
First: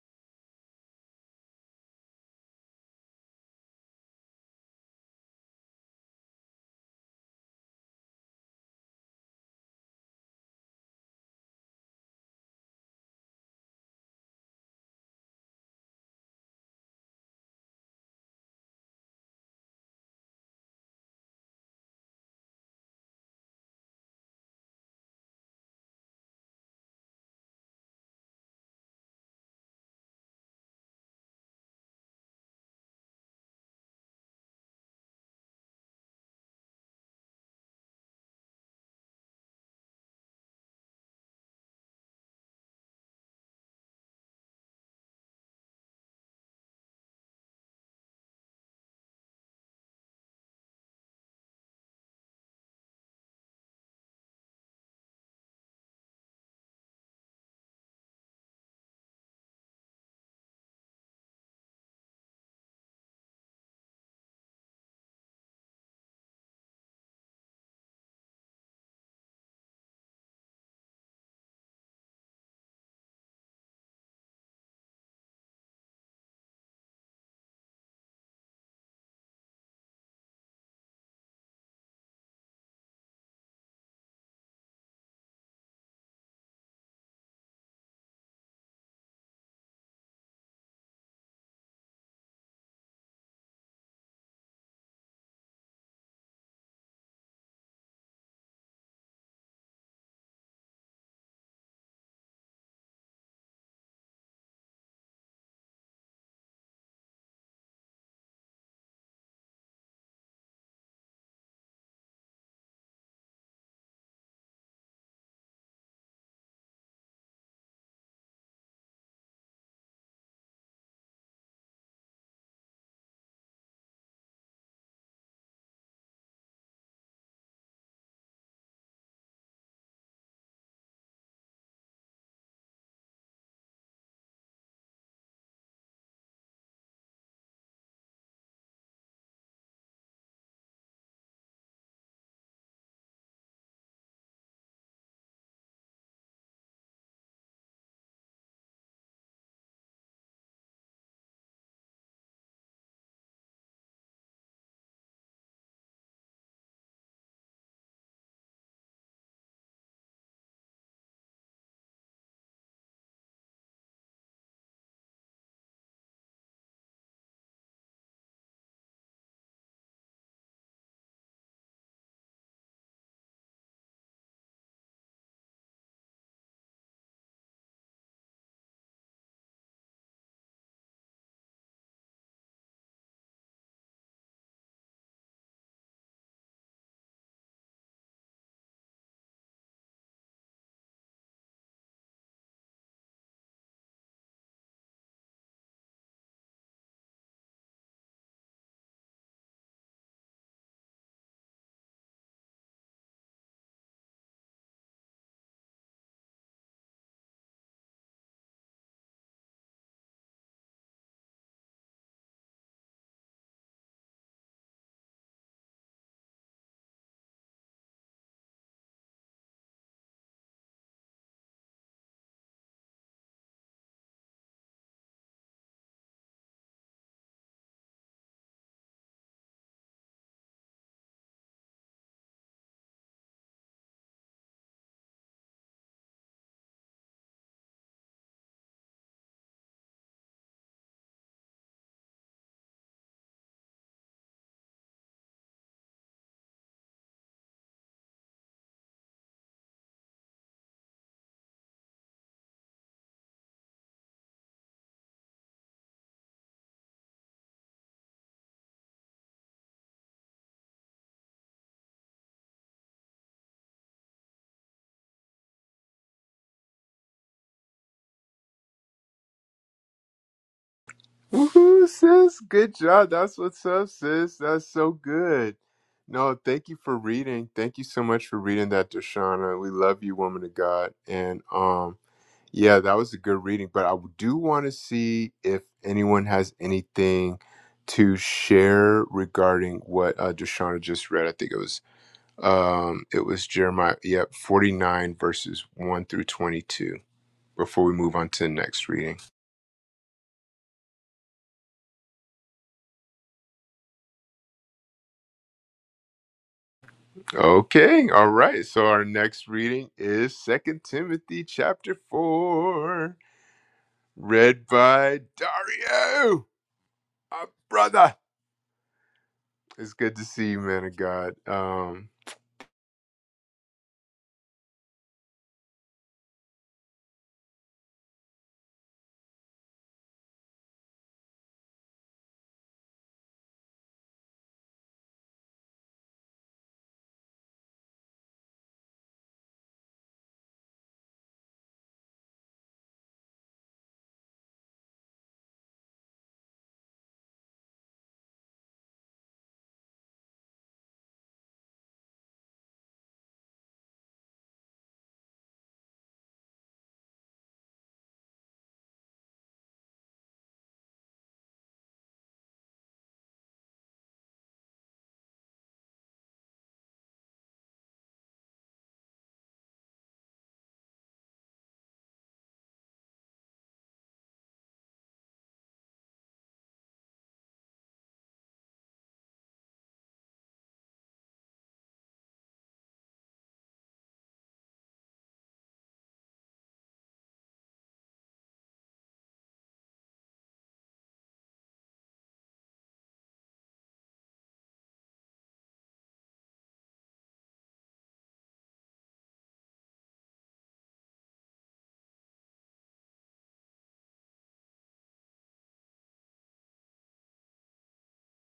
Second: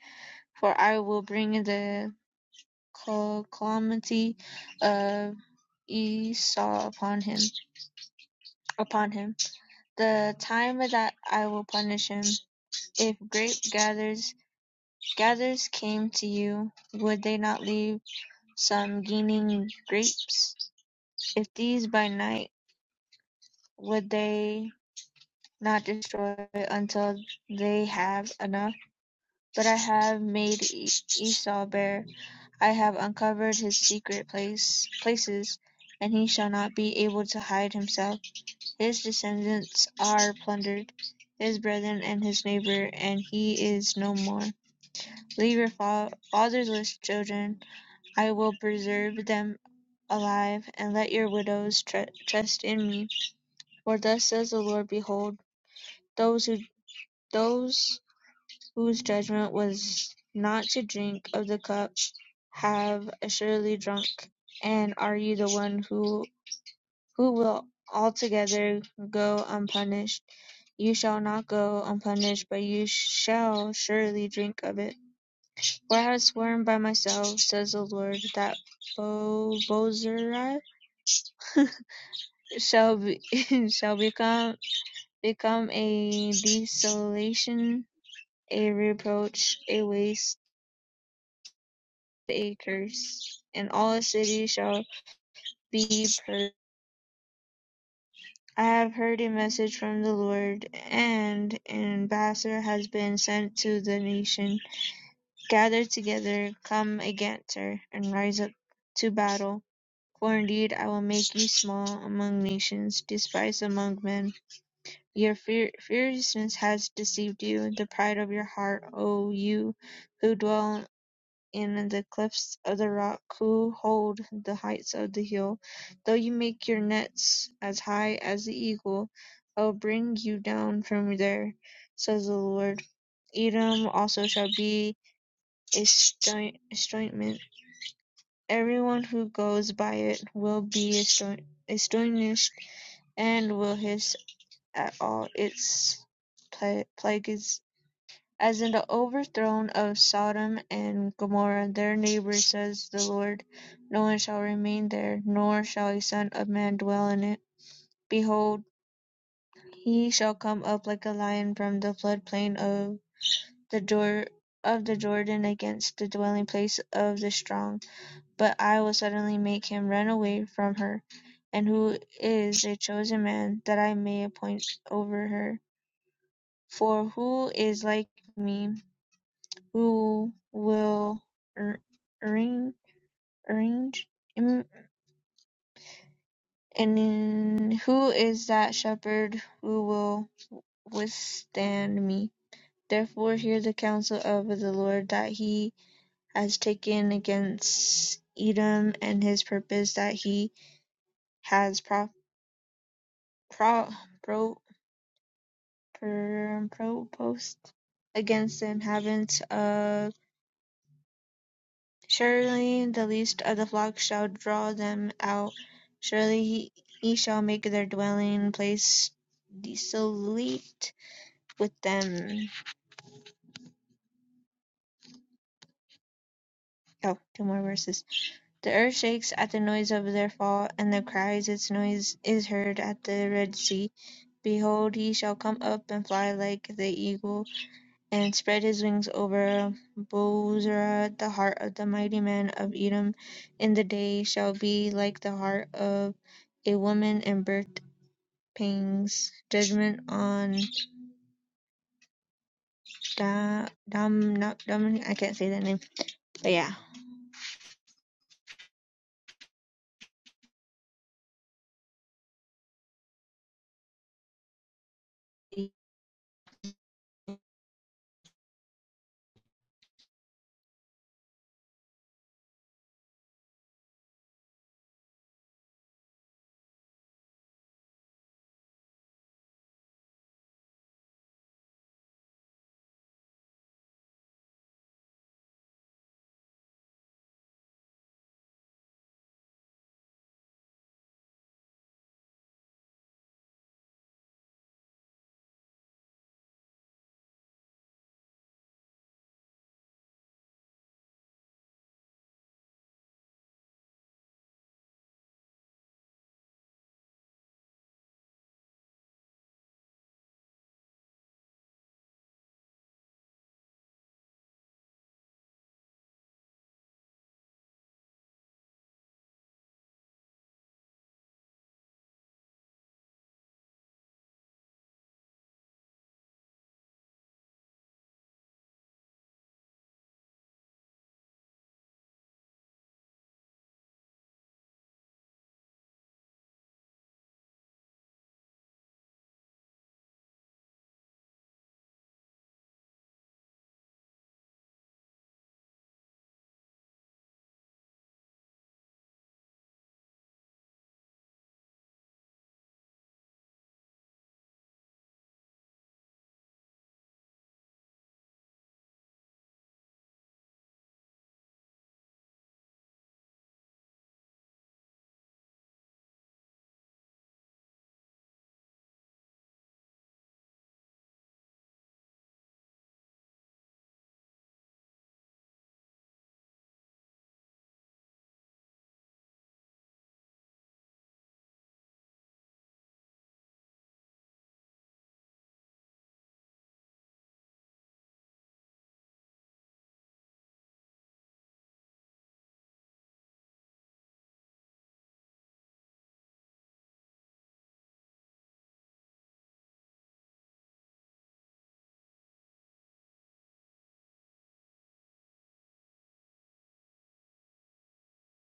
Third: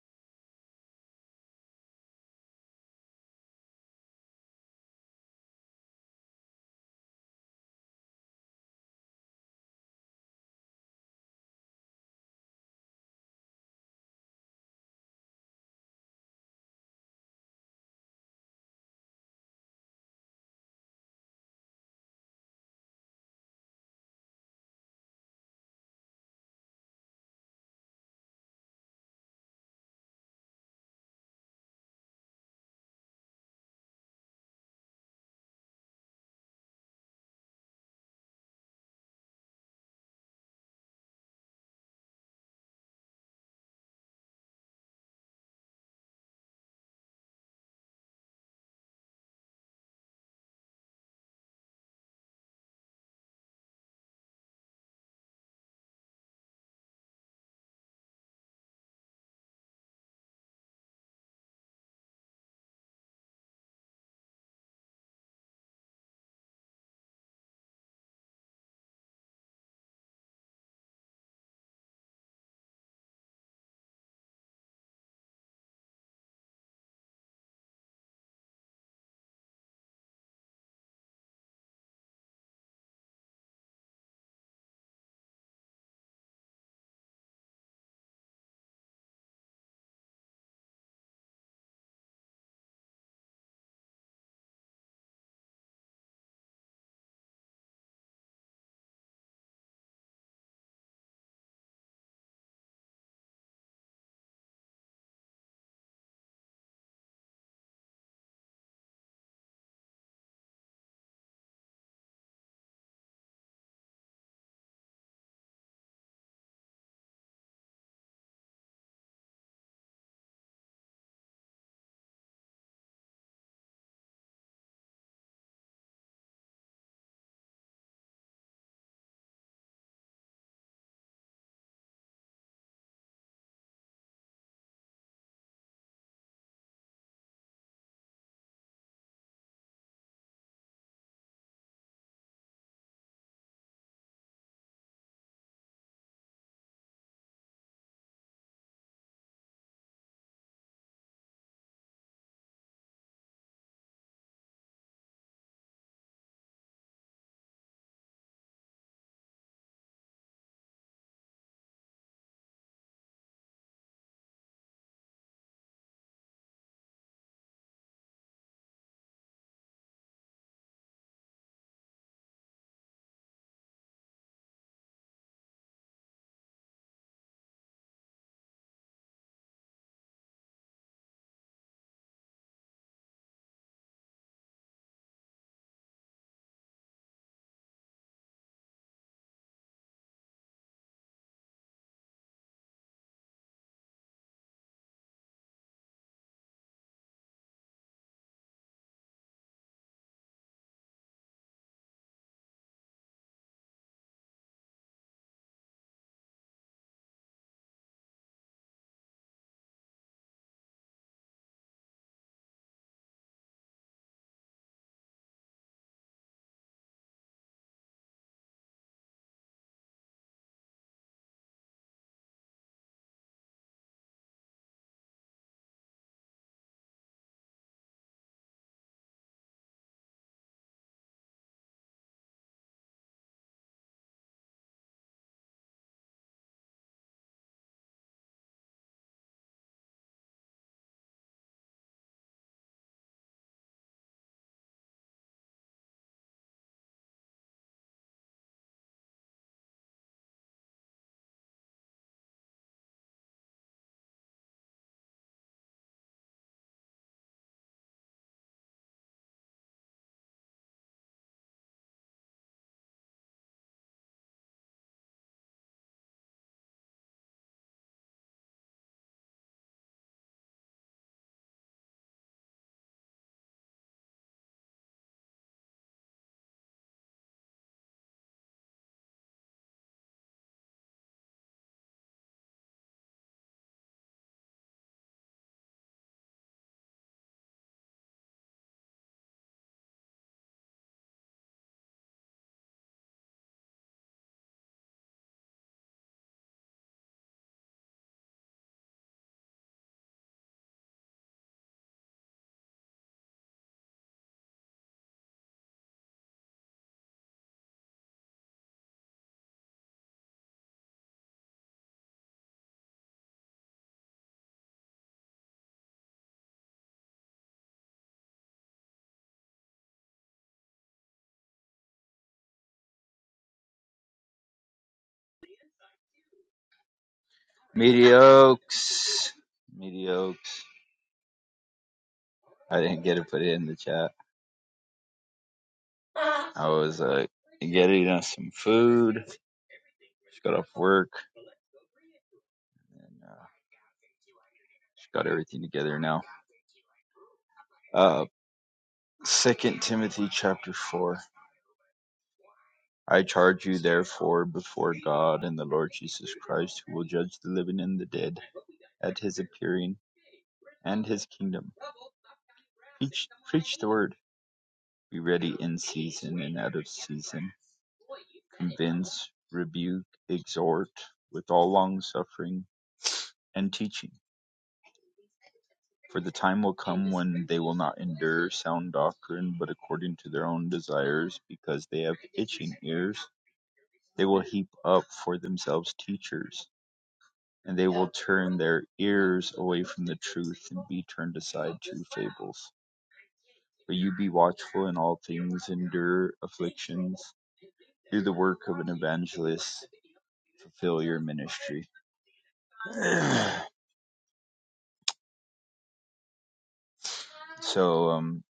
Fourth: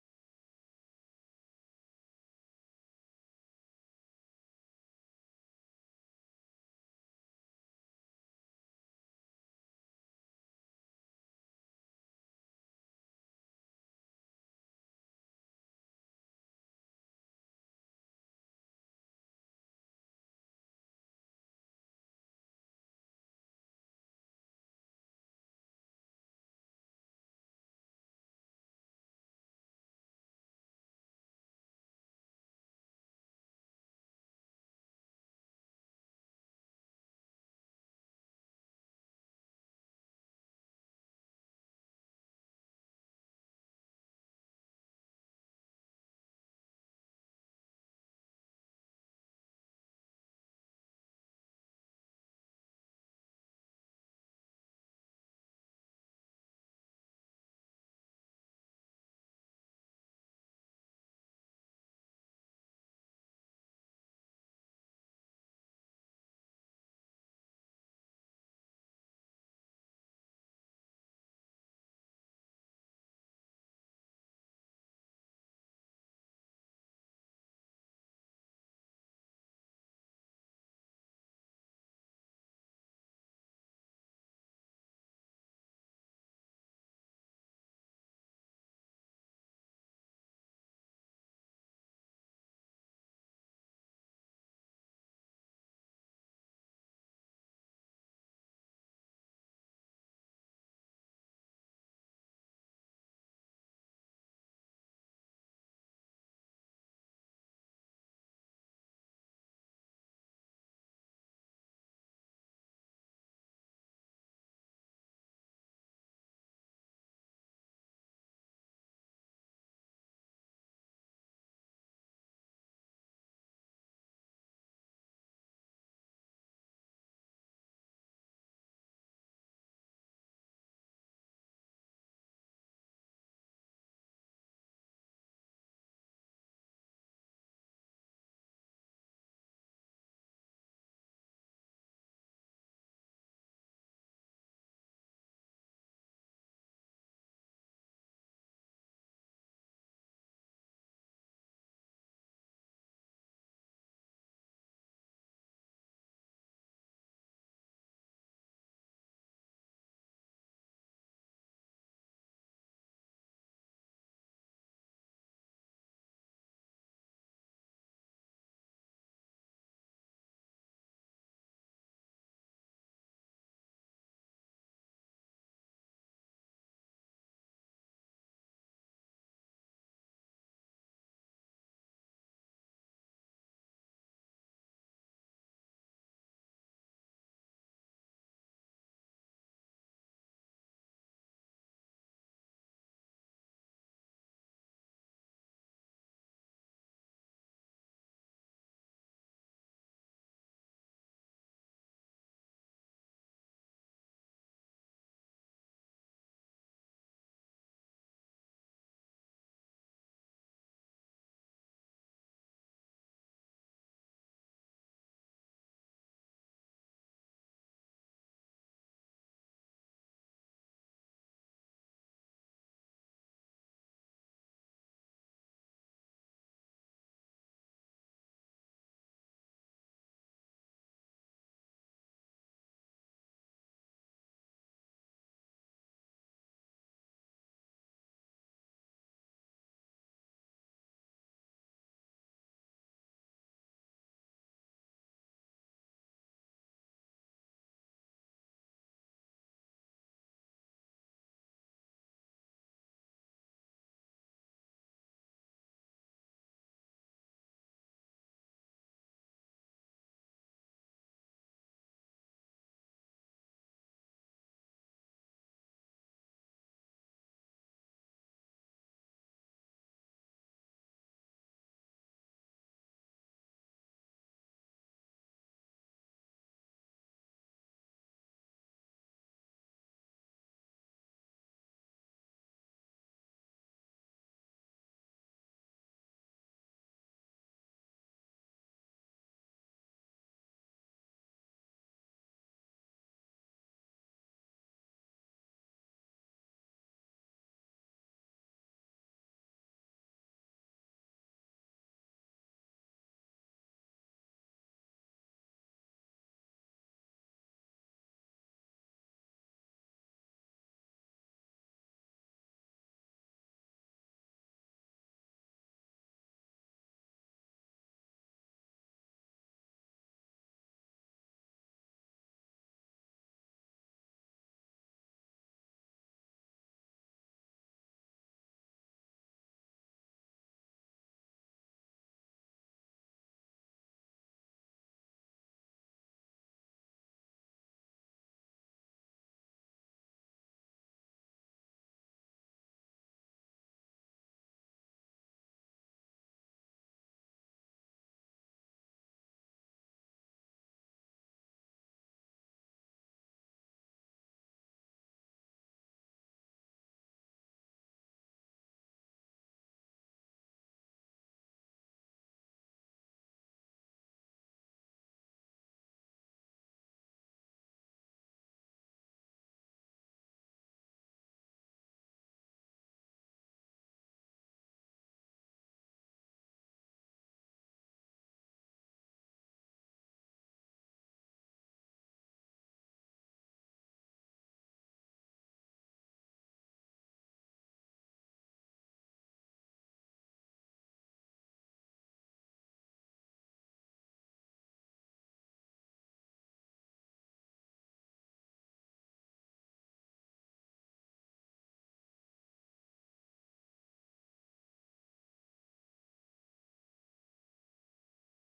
S3: for I will bring the calamity of Esau upon him. Upon him, the time of that I will punish him. If grape gathers gathers came to you, would they not leave? some gaining grapes? If these by night, would they not destroy until they have enough? But I have made E- Esau bare. I have uncovered his secret place places, and he shall not be able to hide himself. His descendants are plundered, his brethren and his neighbor, and he is no more. Leave your fa- fatherless children. I will preserve them alive, and let your widows tre- trust in me. For thus says the Lord: Behold, those who those whose judgment was not to drink of the cup have assuredly drunk. And are you the one who who will altogether go unpunished? You shall not go unpunished, but you shall surely drink of it. For I have sworn by myself, says the Lord, that Bo- Bozrah shall be shall become become a desolation, a reproach, a waste, a curse, and all the city shall be purged. I have heard a message from the Lord, and an ambassador has been sent to the nation. Gather together, come against her, and rise up to battle. For indeed I will make you small among nations, despised among men. Your fear, fierceness has deceived you, the pride of your heart, O you who dwell in the cliffs of the rock, who hold the heights of the hill. Though you make your nets as high as the eagle, I will bring you down from there, says the Lord. Edom also shall be a stoi- Everyone who goes by it will be astonished and will hiss at all its plagues. As in the overthrow of Sodom and Gomorrah, their neighbour, says the Lord, no one shall remain there, nor shall a son of man dwell in it. Behold, he shall come up like a lion from the floodplain of the Jor- of the Jordan against the dwelling place of the strong, but I will suddenly make him run away from her. And who is a chosen man that I may appoint over her? For who is like me who will arrange arrange him, and who is that shepherd who will withstand me? Therefore hear the counsel of the Lord that he has taken against Edom and his purpose that he has pro- pro- pro- pro- proposed against the inhabitants of Surely the least of the flock shall draw them out; surely he he shall make their dwelling place desolate with them. Oh, two more verses. The earth shakes at the noise of their fall, and the cries, its noise is heard at the Red Sea. Behold, he shall come up and fly like the eagle. and spread his wings over Bozrah. The heart of the mighty man of Edom in the day shall be like the heart of a woman in birth pangs. Judgment on da, dam, not, dam, I can't say that name, but yeah.
S1: Woohoo, sis. Good job. That's what's up, sis. That's so good. No, thank you for reading. Thank you so much for reading that, Dashana. We love you, woman of God. And um, yeah, that was a good reading. But I do want to see if anyone has anything to share regarding what uh, Dashana just read. I think it was um, it was Jeremiah, yep, 49 verses 1 through 22 before we move on to the next reading. Okay, all right. So our next reading is Second Timothy chapter four, read by Dario, our brother. It's good to see you, man of God. Um,
S4: Mediocres. Mediocres. I didn't get to put it in the chat. I was uh, getting us some food. Just got off work and uh, just got everything together now. Uh, Second Timothy chapter four. I charge you therefore before God and the Lord Jesus Christ, who will judge the living and the dead at His appearing and His kingdom. Preach, preach the word. Be ready in season and out of season Convince, rebuke, exhort with all longsuffering and teaching: for the time will come when they will not endure sound doctrine, but according to their own desires, because they have itching ears, they will heap up for themselves teachers and they will turn their ears away from the truth and be turned aside to fables. But you be watchful in all things, endure afflictions, do the work of an evangelist, fulfill your ministry. so, um,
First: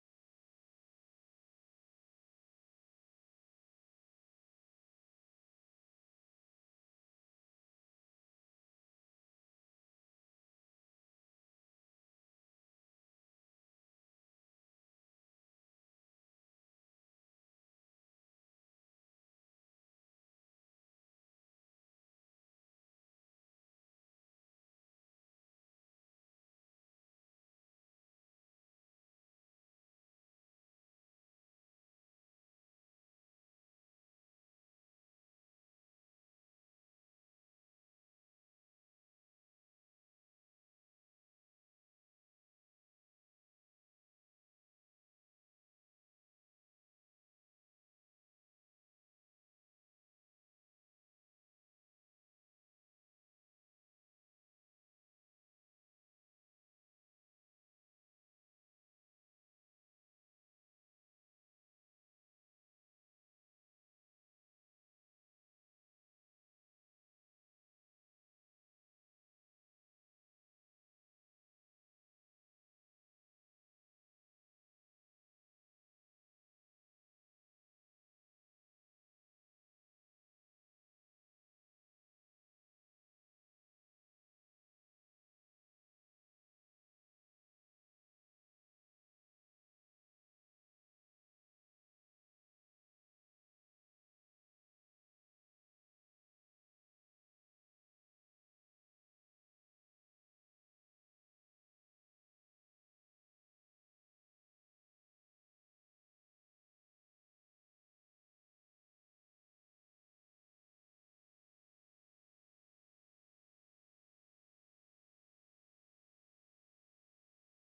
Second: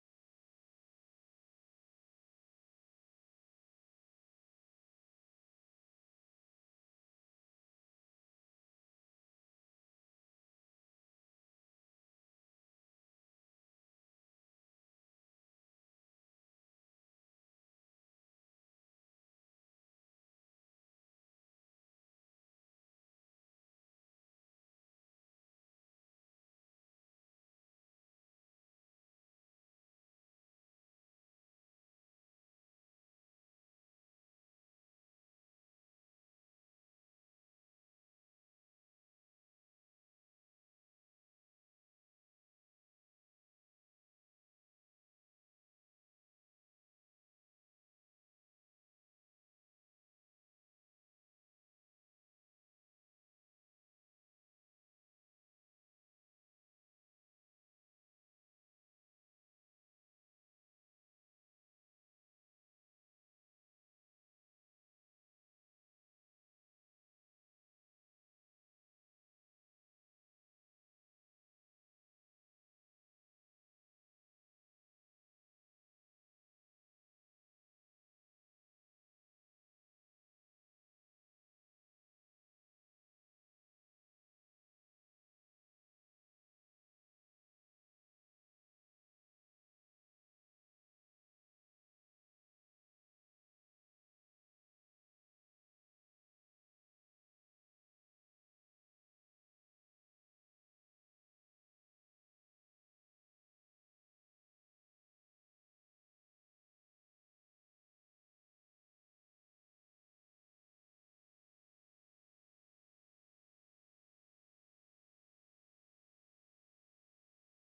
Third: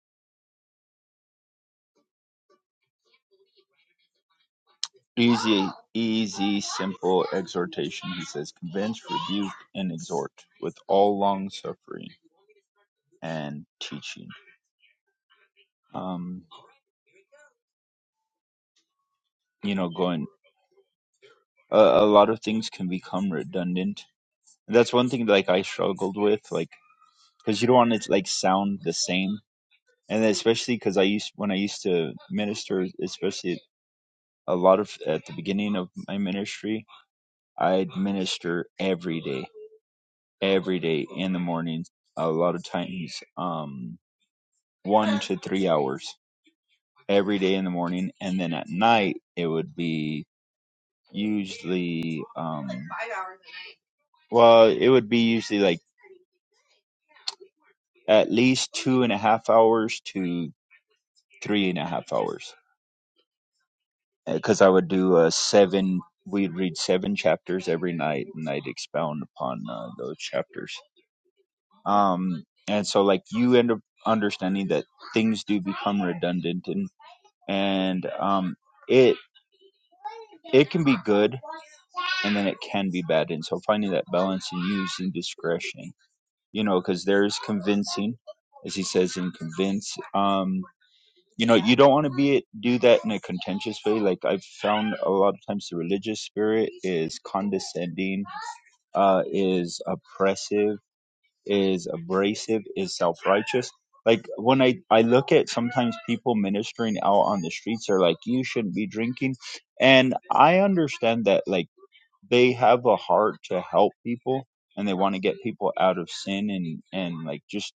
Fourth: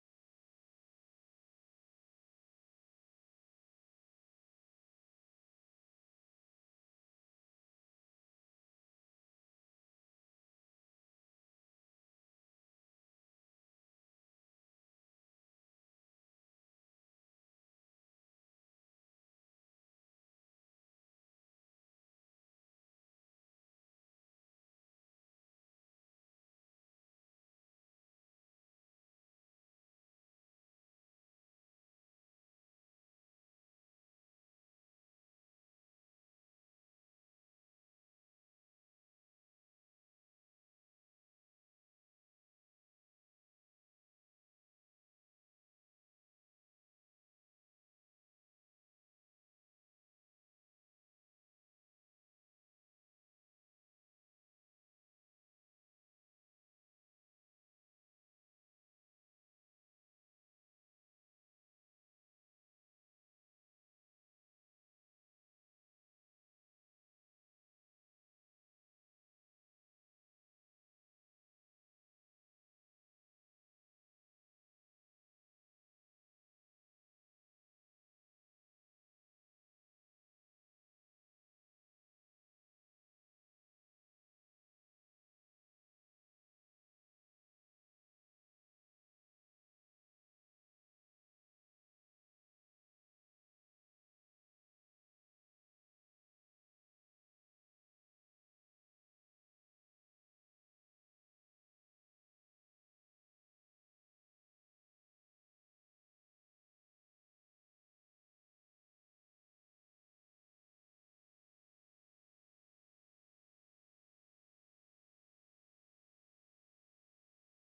S4: easy, easy, simple exhortation. He says, convince, rebuke, and exhort with all long suffering and teaching. Um, you know, going, a, a lot of things can become redundant And that's one thing that, like I struggled with, like because you don't want it to like sound the same, and then especially because I used when I used to minister, especially a lot of at the beginning of my ministry, I'd minister every day, every day in the morning, a lot of times, um, one to three hours every day in the morning, and then at night it would be usually um well, it would be usually like at least two and a half hours to. three and a half hours because I would do uh, seven. We'd read seven chapters every night, and I'd expound upon uh, those chapters. Um, and so, like, you end up understanding that things do become redundant, and and um, it it can be good, and then it can be bad. And so, finding that balance and using discretion, you know, because there is convincing, as he says in convince. Um, you know you don't want to be it do that in a contentious way like i've found a lot of times the religious spirit is condescending uh is oppressive is abrasive is self-righteous like when i i look at sometimes people ministering out on the streets are like you shouldn't be drinking and i understand that like they have a heart to help people and they want to get people out of sin and and like just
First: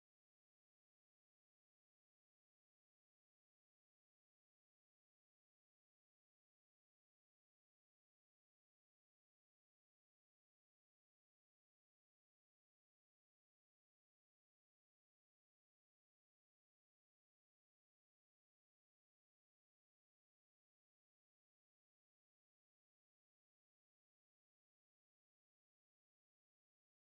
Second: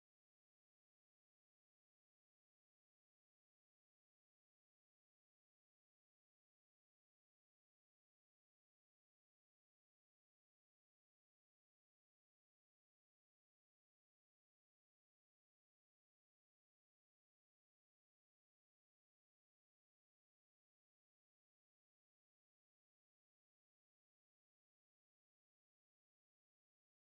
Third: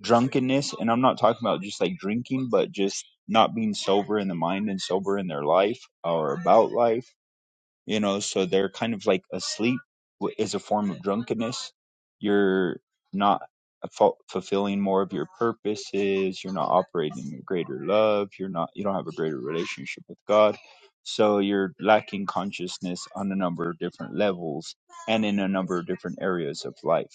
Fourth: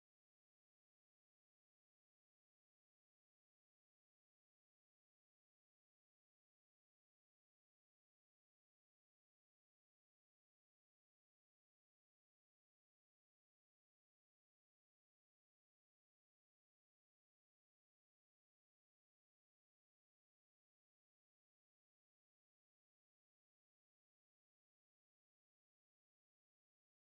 S4: drunkenness and i'm not talking about just like drinking but just not being sober in the mind and sober in their life or about life you know so they're kind of like asleep wh- is a form of drunkenness you're not fu- fulfilling more of your purposes you're not operating in greater love you're not you don't have a greater relationship with god so you're lacking consciousness on a number of different levels and in a number of different areas of life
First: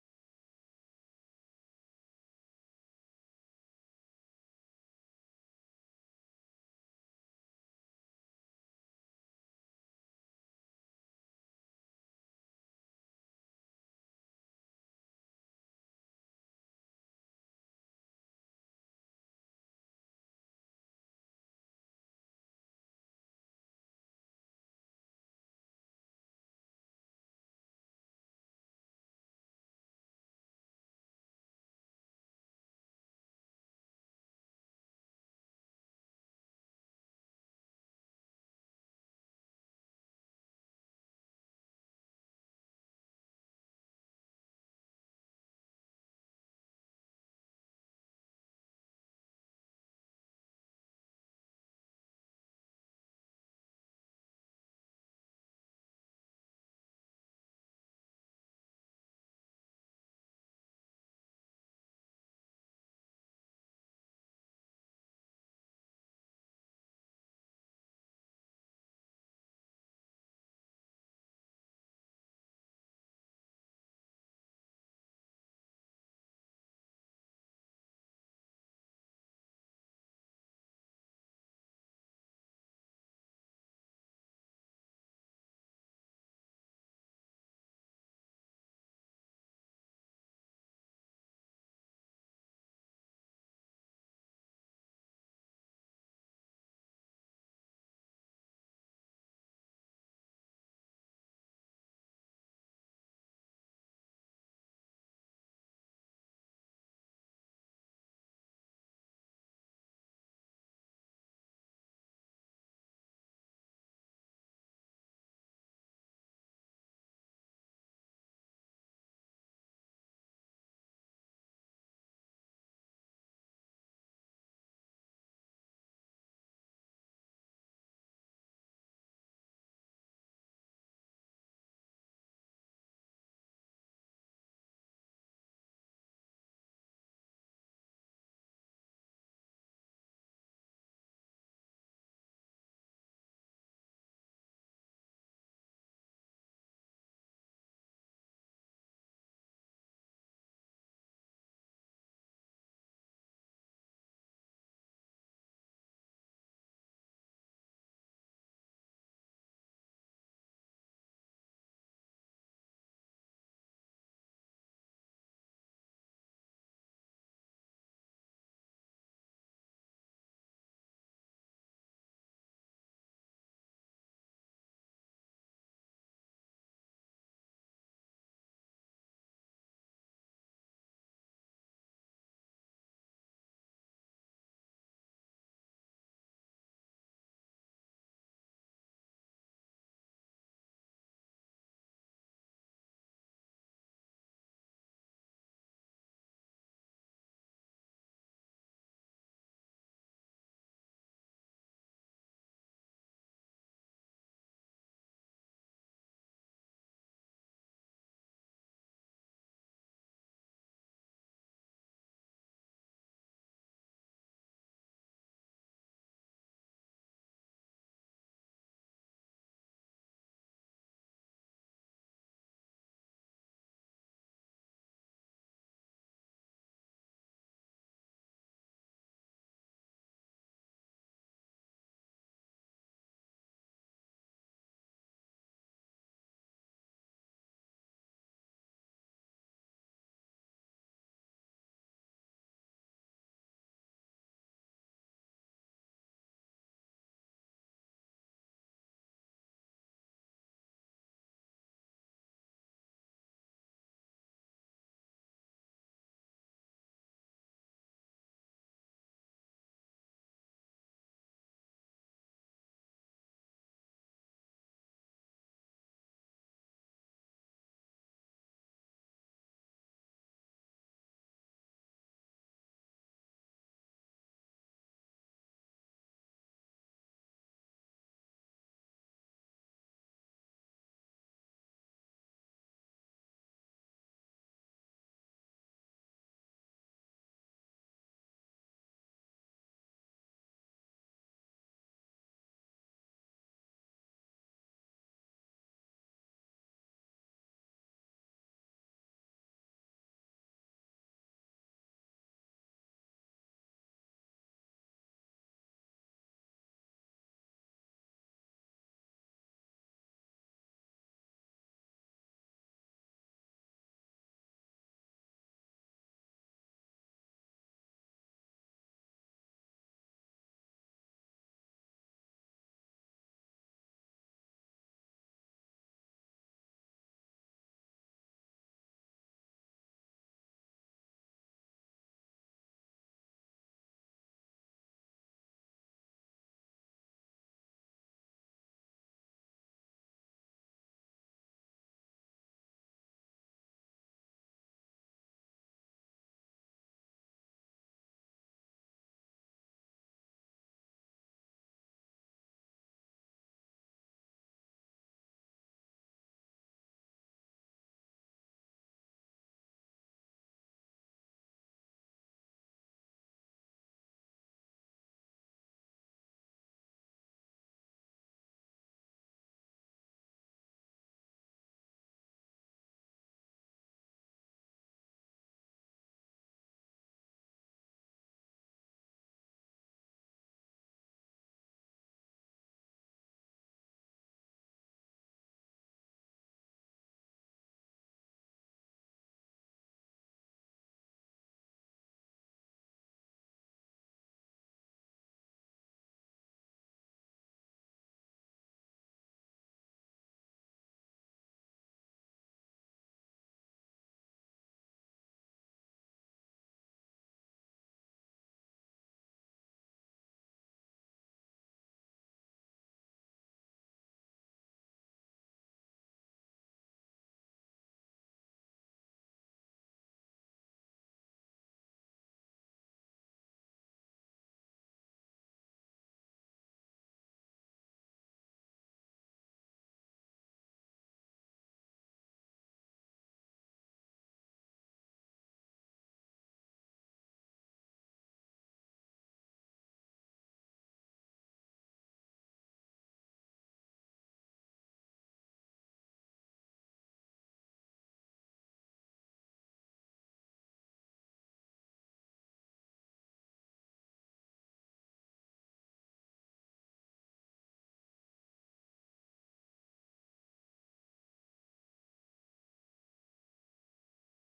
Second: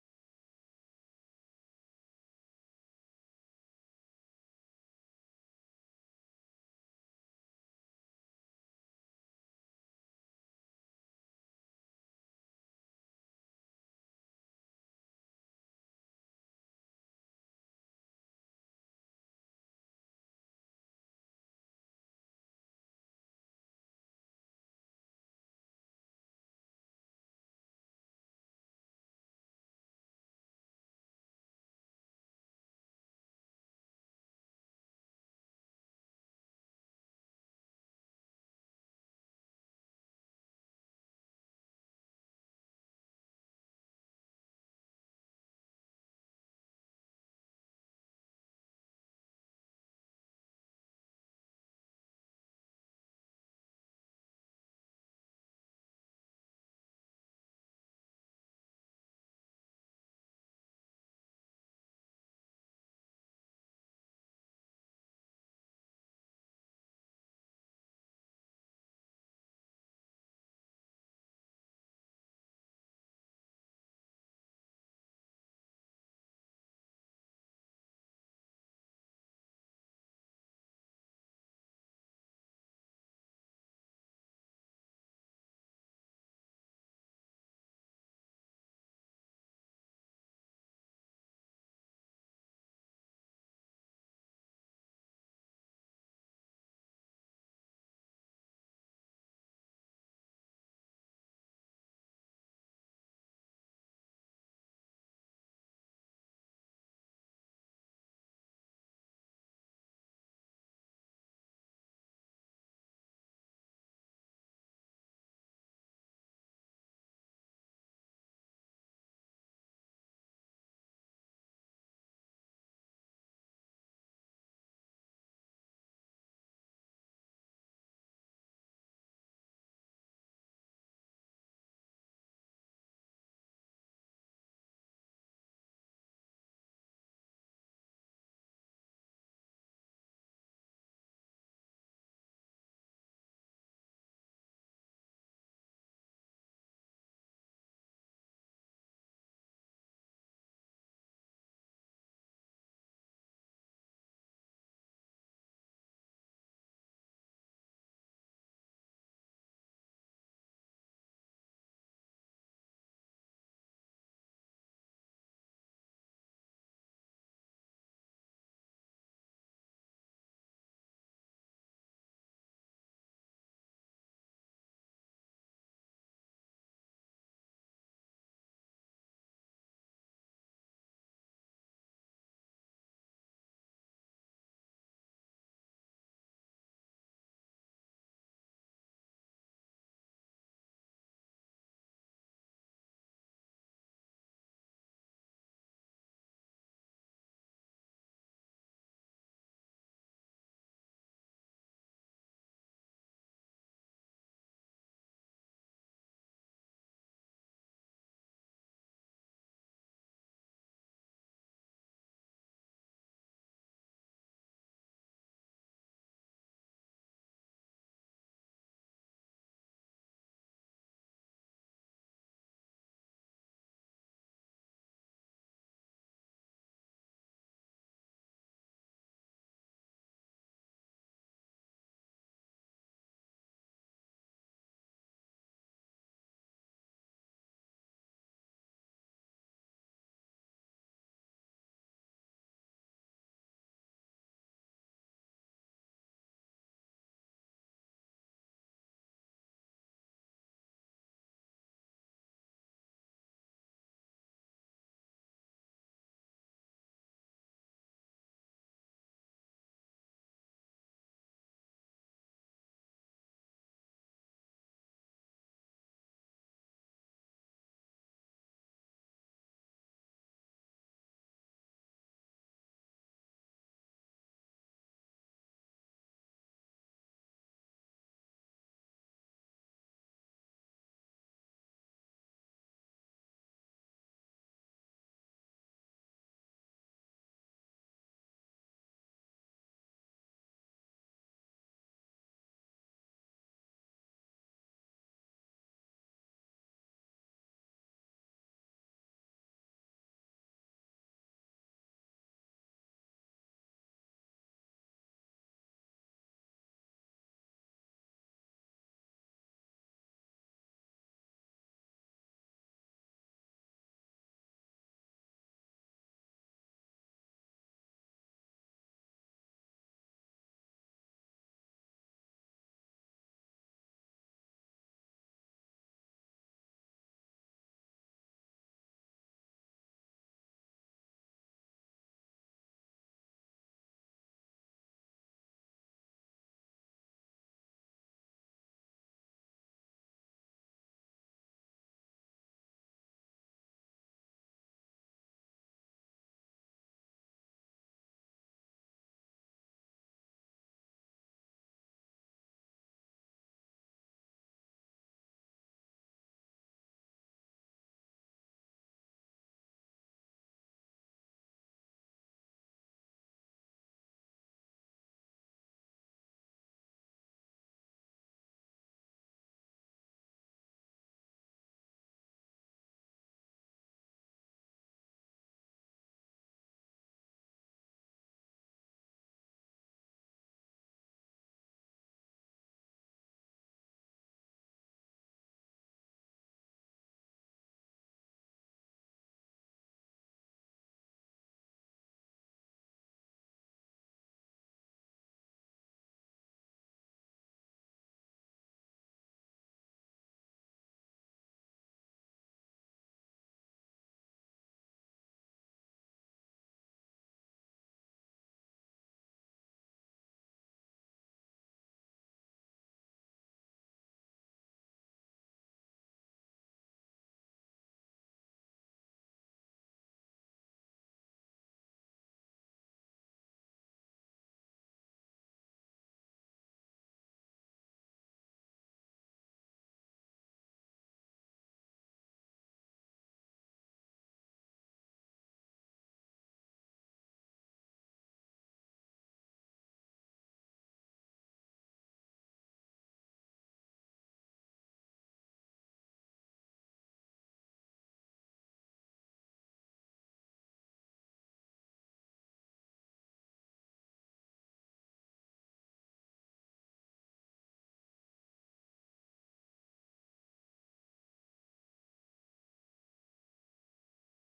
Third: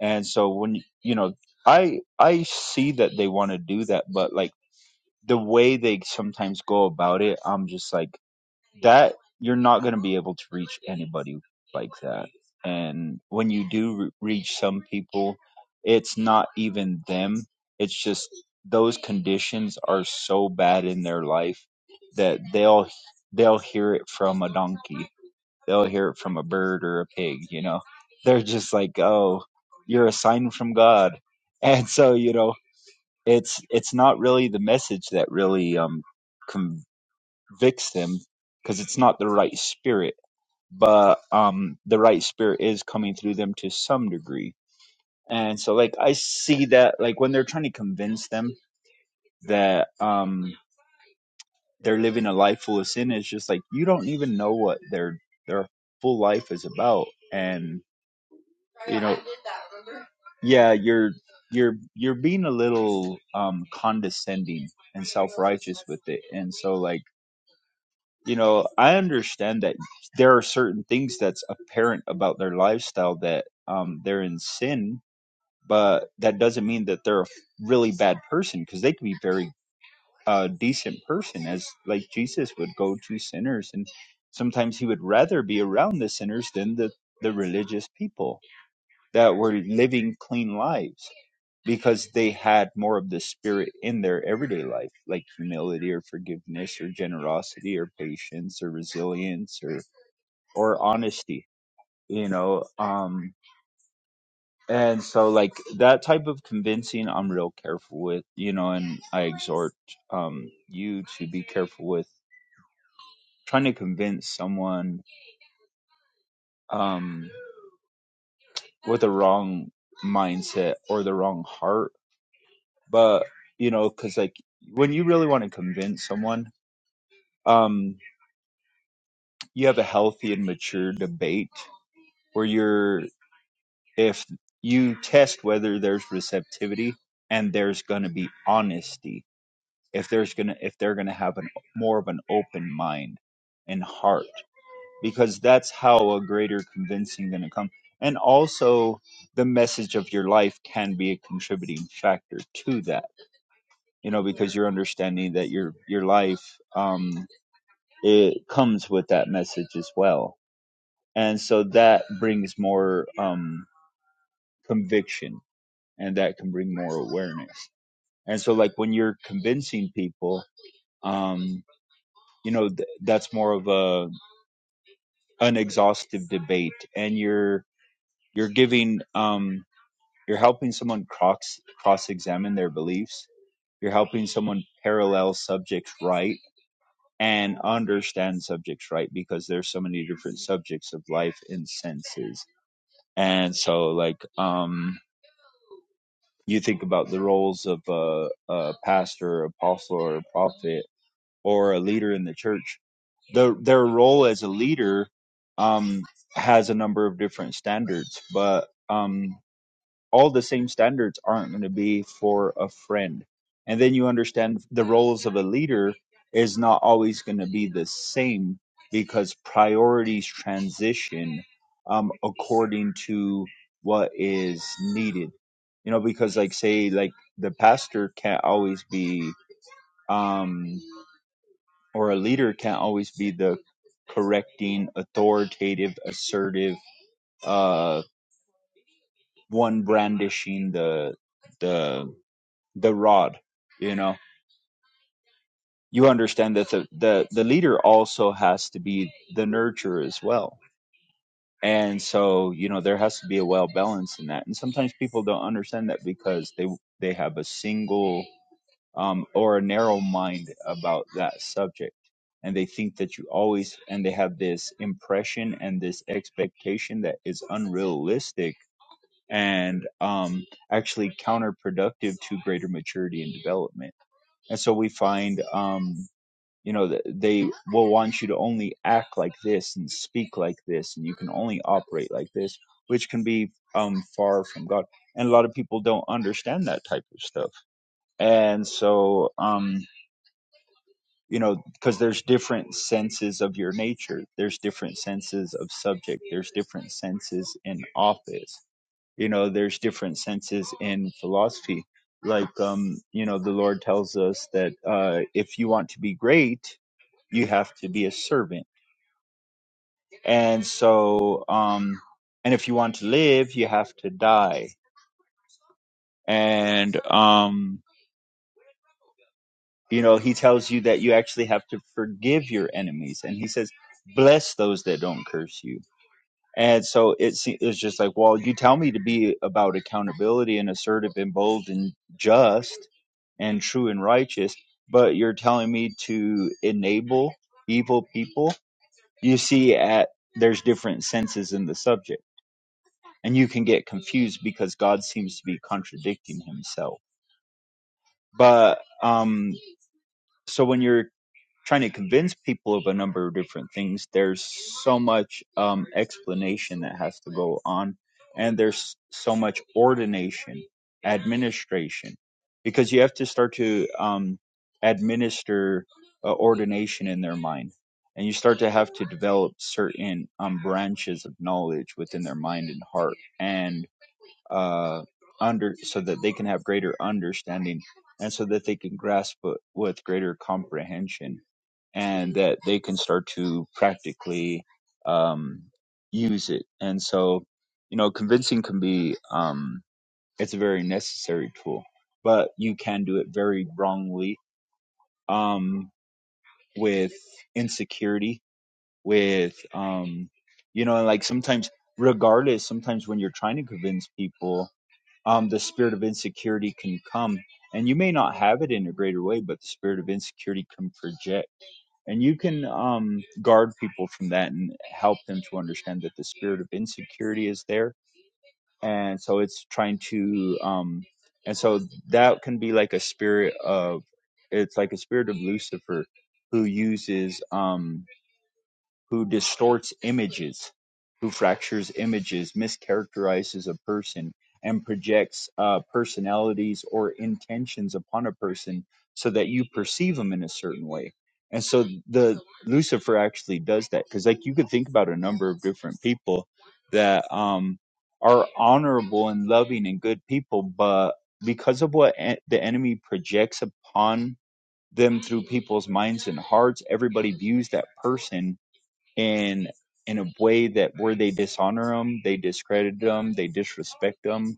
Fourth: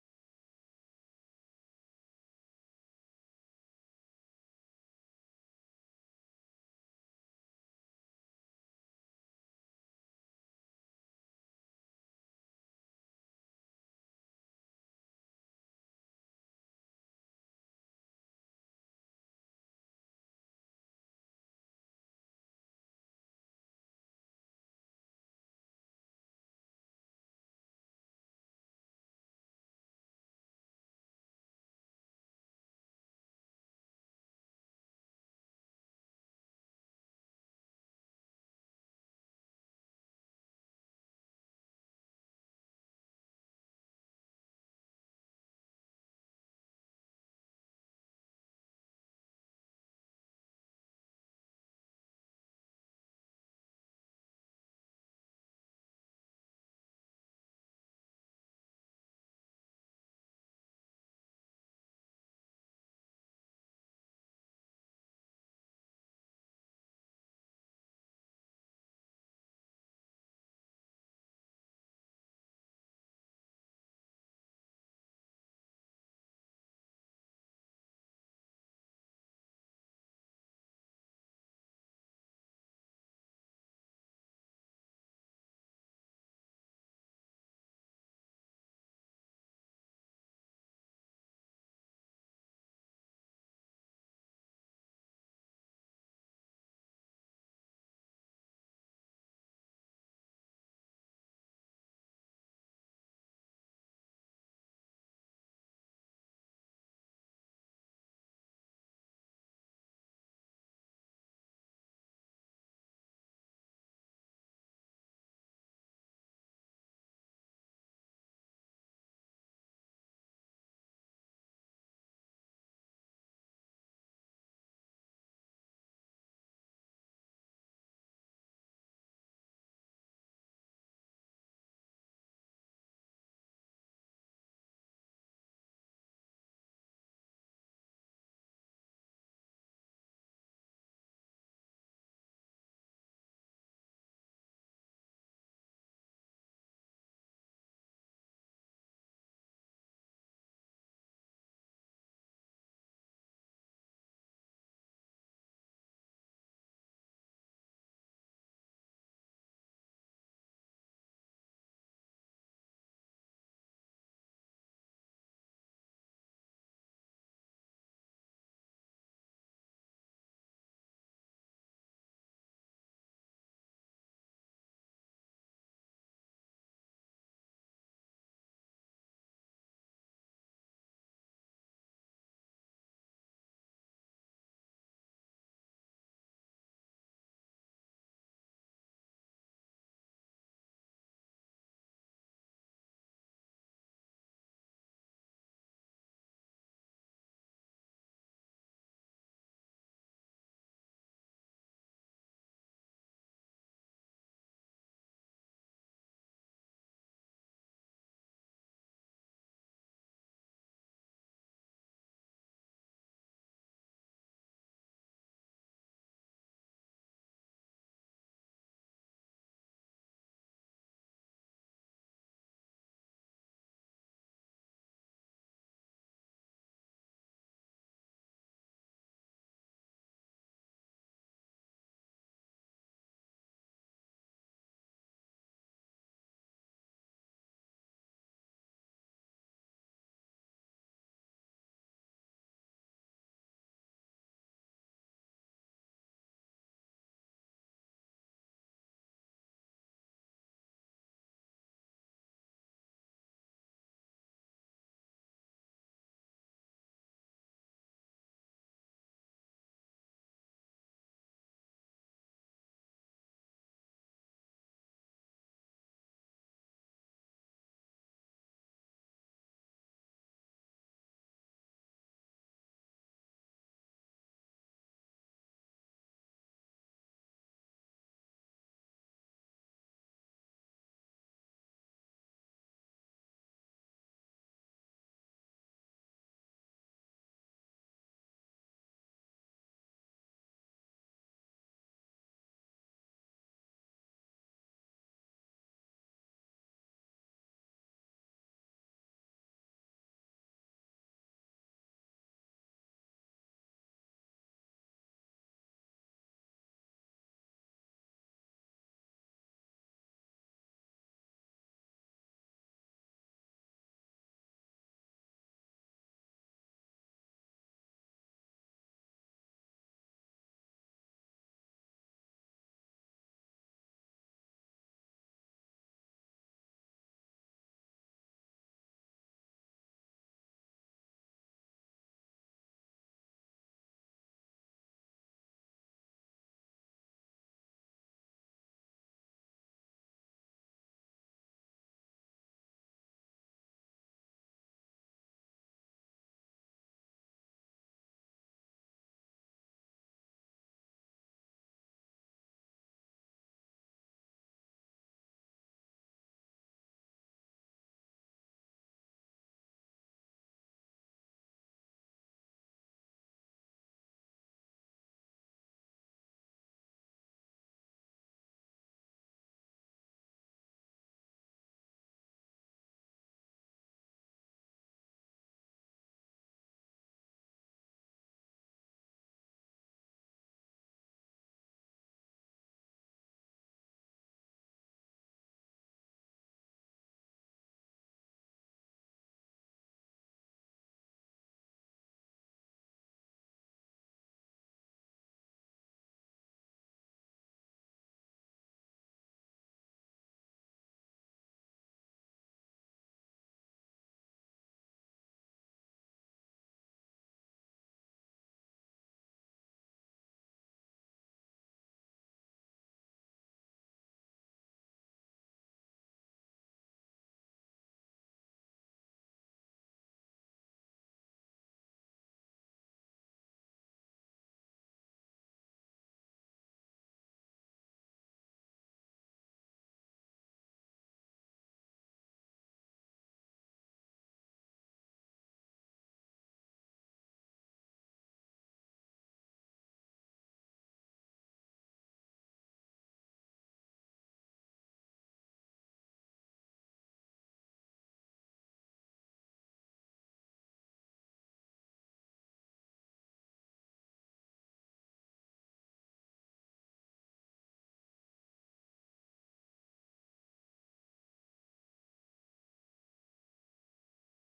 S4: and so when you know, I I see that they want to do that, but like the way they sometimes go about it, I'm just like that you're not going to be able to reach anybody like that. And when you do re- reach some people, it's not even them. It's just those conditions are so bad in their life that they'll they'll hear it from a donkey. They'll hear it from a bird or a pig, you know they're just like, "Oh, you're a sign from God," and so you know, it's it's not really the message that really um, convicts them because it's not the right spirit, but um, the right spirit is coming through them to some degree, and so like I see that like when they're trying to convince them that um they're living a life full of sin, it's just like you don't even know what their their full life is about, and. you know yeah you're you're you're being a little um condescending and self-righteous with it and so like you know i understand that there are certain things that's apparent about their lifestyle that um they're in sin but that doesn't mean that they're a really bad person because they can be very uh decent person as like jesus would go to sinners and sometimes he would rather be around the sinners than the the religious people that were living clean lives because they had more of the spirit in their everyday life, like humility or forgiveness or generosity or patience or resilience or or honesty, you know. Um and so like that type of convincing I'm real careful with, you know, and I exhort um you to be careful with trying to convince someone um with a wrong mindset or the wrong heart but you know because like when you really want to convince someone um you have a healthy and mature debate where you're if you test whether there's receptivity and there's going to be honesty if there's going to if they're going to have an more of an open mind and heart because that's how a greater convincing going to come and also the message of your life can be a contributing factor to that you know because you're understanding that your your life um, it comes with that message as well. And so that brings more um, conviction and that can bring more awareness. And so, like, when you're convincing people, um, you know, th- that's more of a an exhaustive debate and you're you're giving um, you're helping someone cross cross examine their beliefs. You're helping someone parallel subjects right and understand subjects right because there's so many different subjects of life and senses And so, like, um, you think about the roles of a, a pastor, apostle, or prophet, or a leader in the church. The, their role as a leader um, has a number of different standards, but um, all the same standards aren't going to be for a friend. And then you understand the roles of a leader is not always going to be the same because priorities transition um, according to what is needed. You know, because like say like the pastor can't always be um, or a leader can't always be the correcting, authoritative, assertive, uh, one brandishing the the the rod you know you understand that the, the the leader also has to be the nurturer as well and so you know there has to be a well balance in that and sometimes people don't understand that because they they have a single um or a narrow mind about that subject and they think that you always and they have this impression and this expectation that is unrealistic and um actually counterproductive to greater maturity and development And so we find, um, you know, that they will want you to only act like this and speak like this, and you can only operate like this, which can be um, far from God. And a lot of people don't understand that type of stuff. And so, um, you know, because there's different senses of your nature, there's different senses of subject, there's different senses in office you know there's different senses in philosophy like um you know the lord tells us that uh if you want to be great you have to be a servant and so um and if you want to live you have to die and um you know he tells you that you actually have to forgive your enemies and he says bless those that don't curse you and so it se- it's just like well you tell me to be about accountability and assertive and bold and just and true and righteous, but you're telling me to enable evil people. You see, at there's different senses in the subject, and you can get confused because God seems to be contradicting Himself. But um, so when you're trying to convince people of a number of different things there's so much um, explanation that has to go on and there's so much ordination administration because you have to start to um, administer uh, ordination in their mind and you start to have to develop certain um, branches of knowledge within their mind and heart and uh, under so that they can have greater understanding and so that they can grasp it with greater comprehension and that they can start to practically um, use it and so you know convincing can be um, it's a very necessary tool but you can do it very wrongly um, with insecurity with um, you know like sometimes regardless sometimes when you're trying to convince people um, the spirit of insecurity can come. And you may not have it in a greater way, but the spirit of insecurity can project. And you can um, guard people from that and help them to understand that the spirit of insecurity is there. And so it's trying to, um, and so that can be like a spirit of, it's like a spirit of Lucifer who uses, um who distorts images, who fractures images, mischaracterizes a person, and projects uh, personalities or intentions upon a person so that you perceive them in a certain way. And so the Lucifer actually does that because, like, you could think about a number of different people that um, are honorable and loving and good people, but because of what en- the enemy projects upon them through people's minds and hearts, everybody views that person in in a way that where they dishonor them, they discredit them, they disrespect them,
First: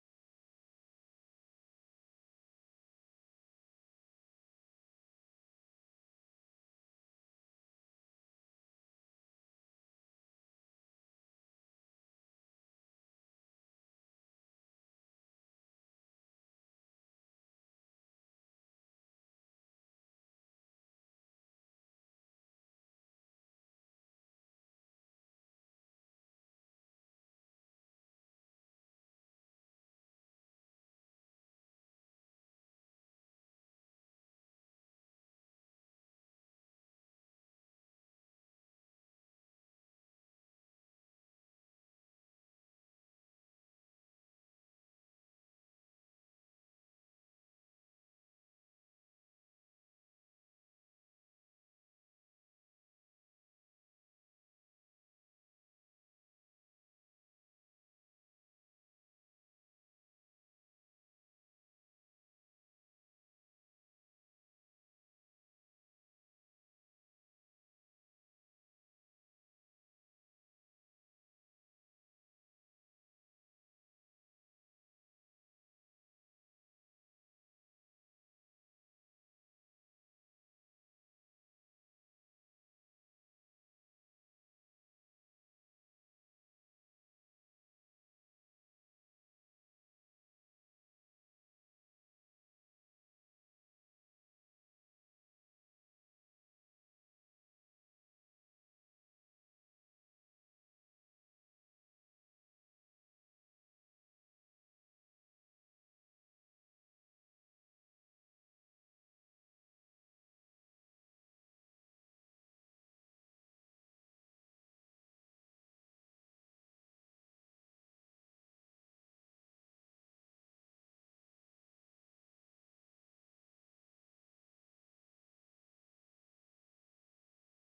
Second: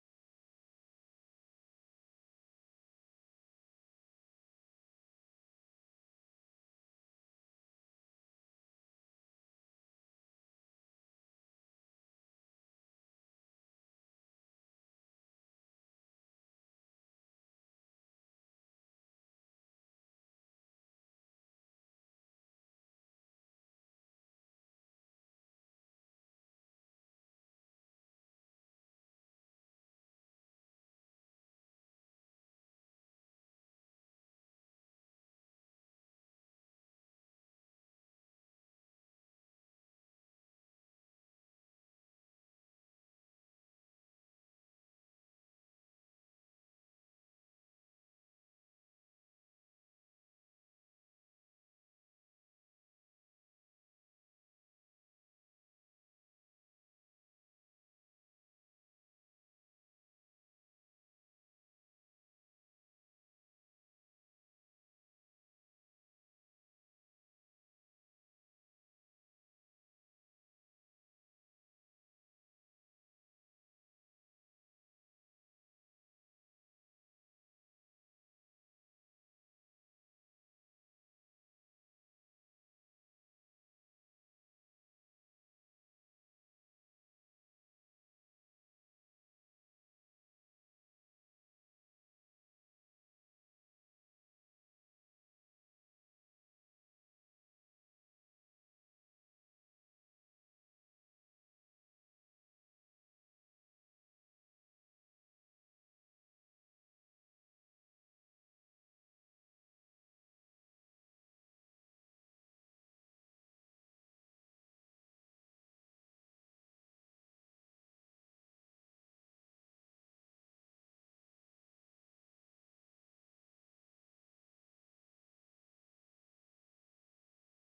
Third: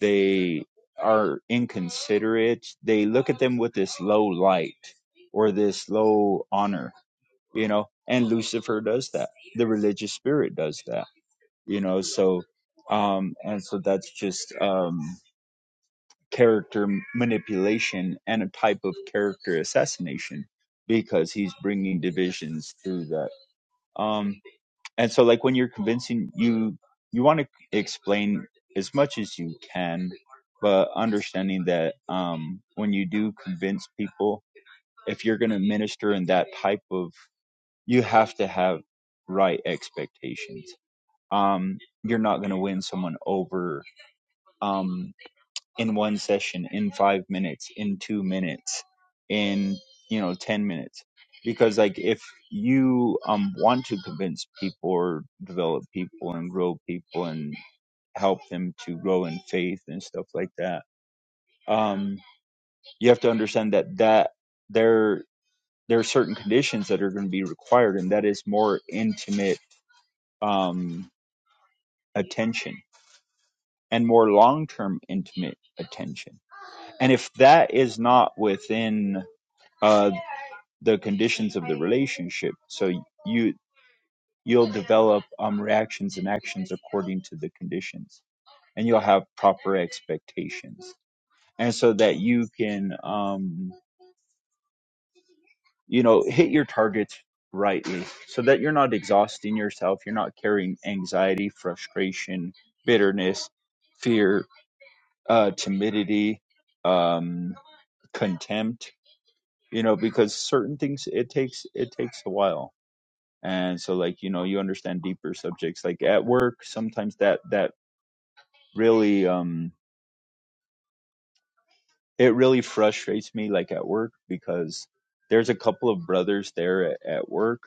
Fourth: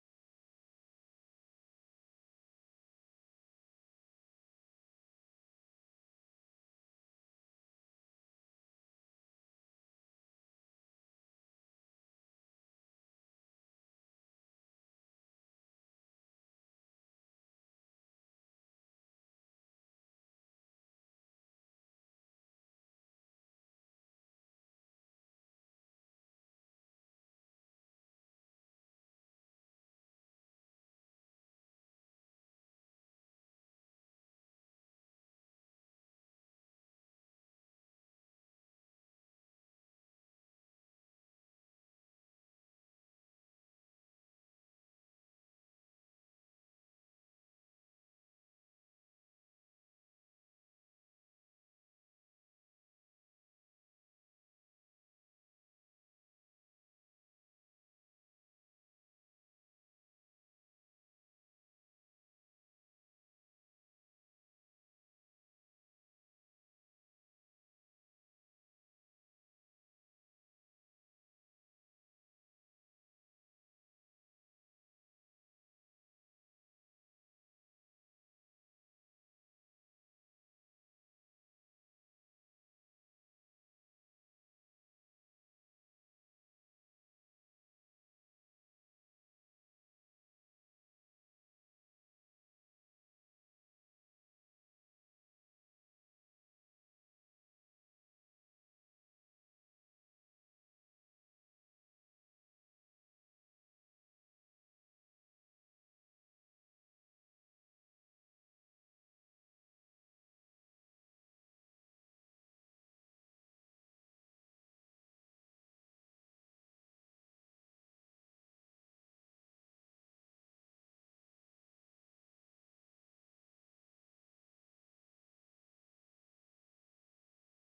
S4: they are inconsiderate. They look at them with this low light or this low honor, you know. And Lucifer does that. The religious spirit does that, you know. So, um, and so that's just um, character manipulation and a type of character assassination because he's bringing divisions through that. Um, and so like when you're convincing you you want to explain as much as you can but understanding that um when you do convince people if you're going to minister in that type of you have to have right expectations um you're not going to win someone over um, in one session, in five minutes, in two minutes, in you know ten minutes. Because like if you um want to convince people or develop people and grow people and help them to grow in faith and stuff like that, um, you have to understand that that there there are certain conditions that are going to be required, and that is more intimate um attention and more long term intimate attention. And if that is not within uh, the conditions of the relationship. So you you'll develop um, reactions and actions according to the conditions, and you'll have proper expectations, and so that you can um, you know hit your targets rightly, so that you're not exhausting yourself, you're not carrying anxiety, frustration, bitterness, fear, uh, timidity, um, contempt. You know, because certain things it takes it takes a while and so like you know you understand deeper subjects like at work sometimes that that really um it really frustrates me like at work because there's a couple of brothers there at, at work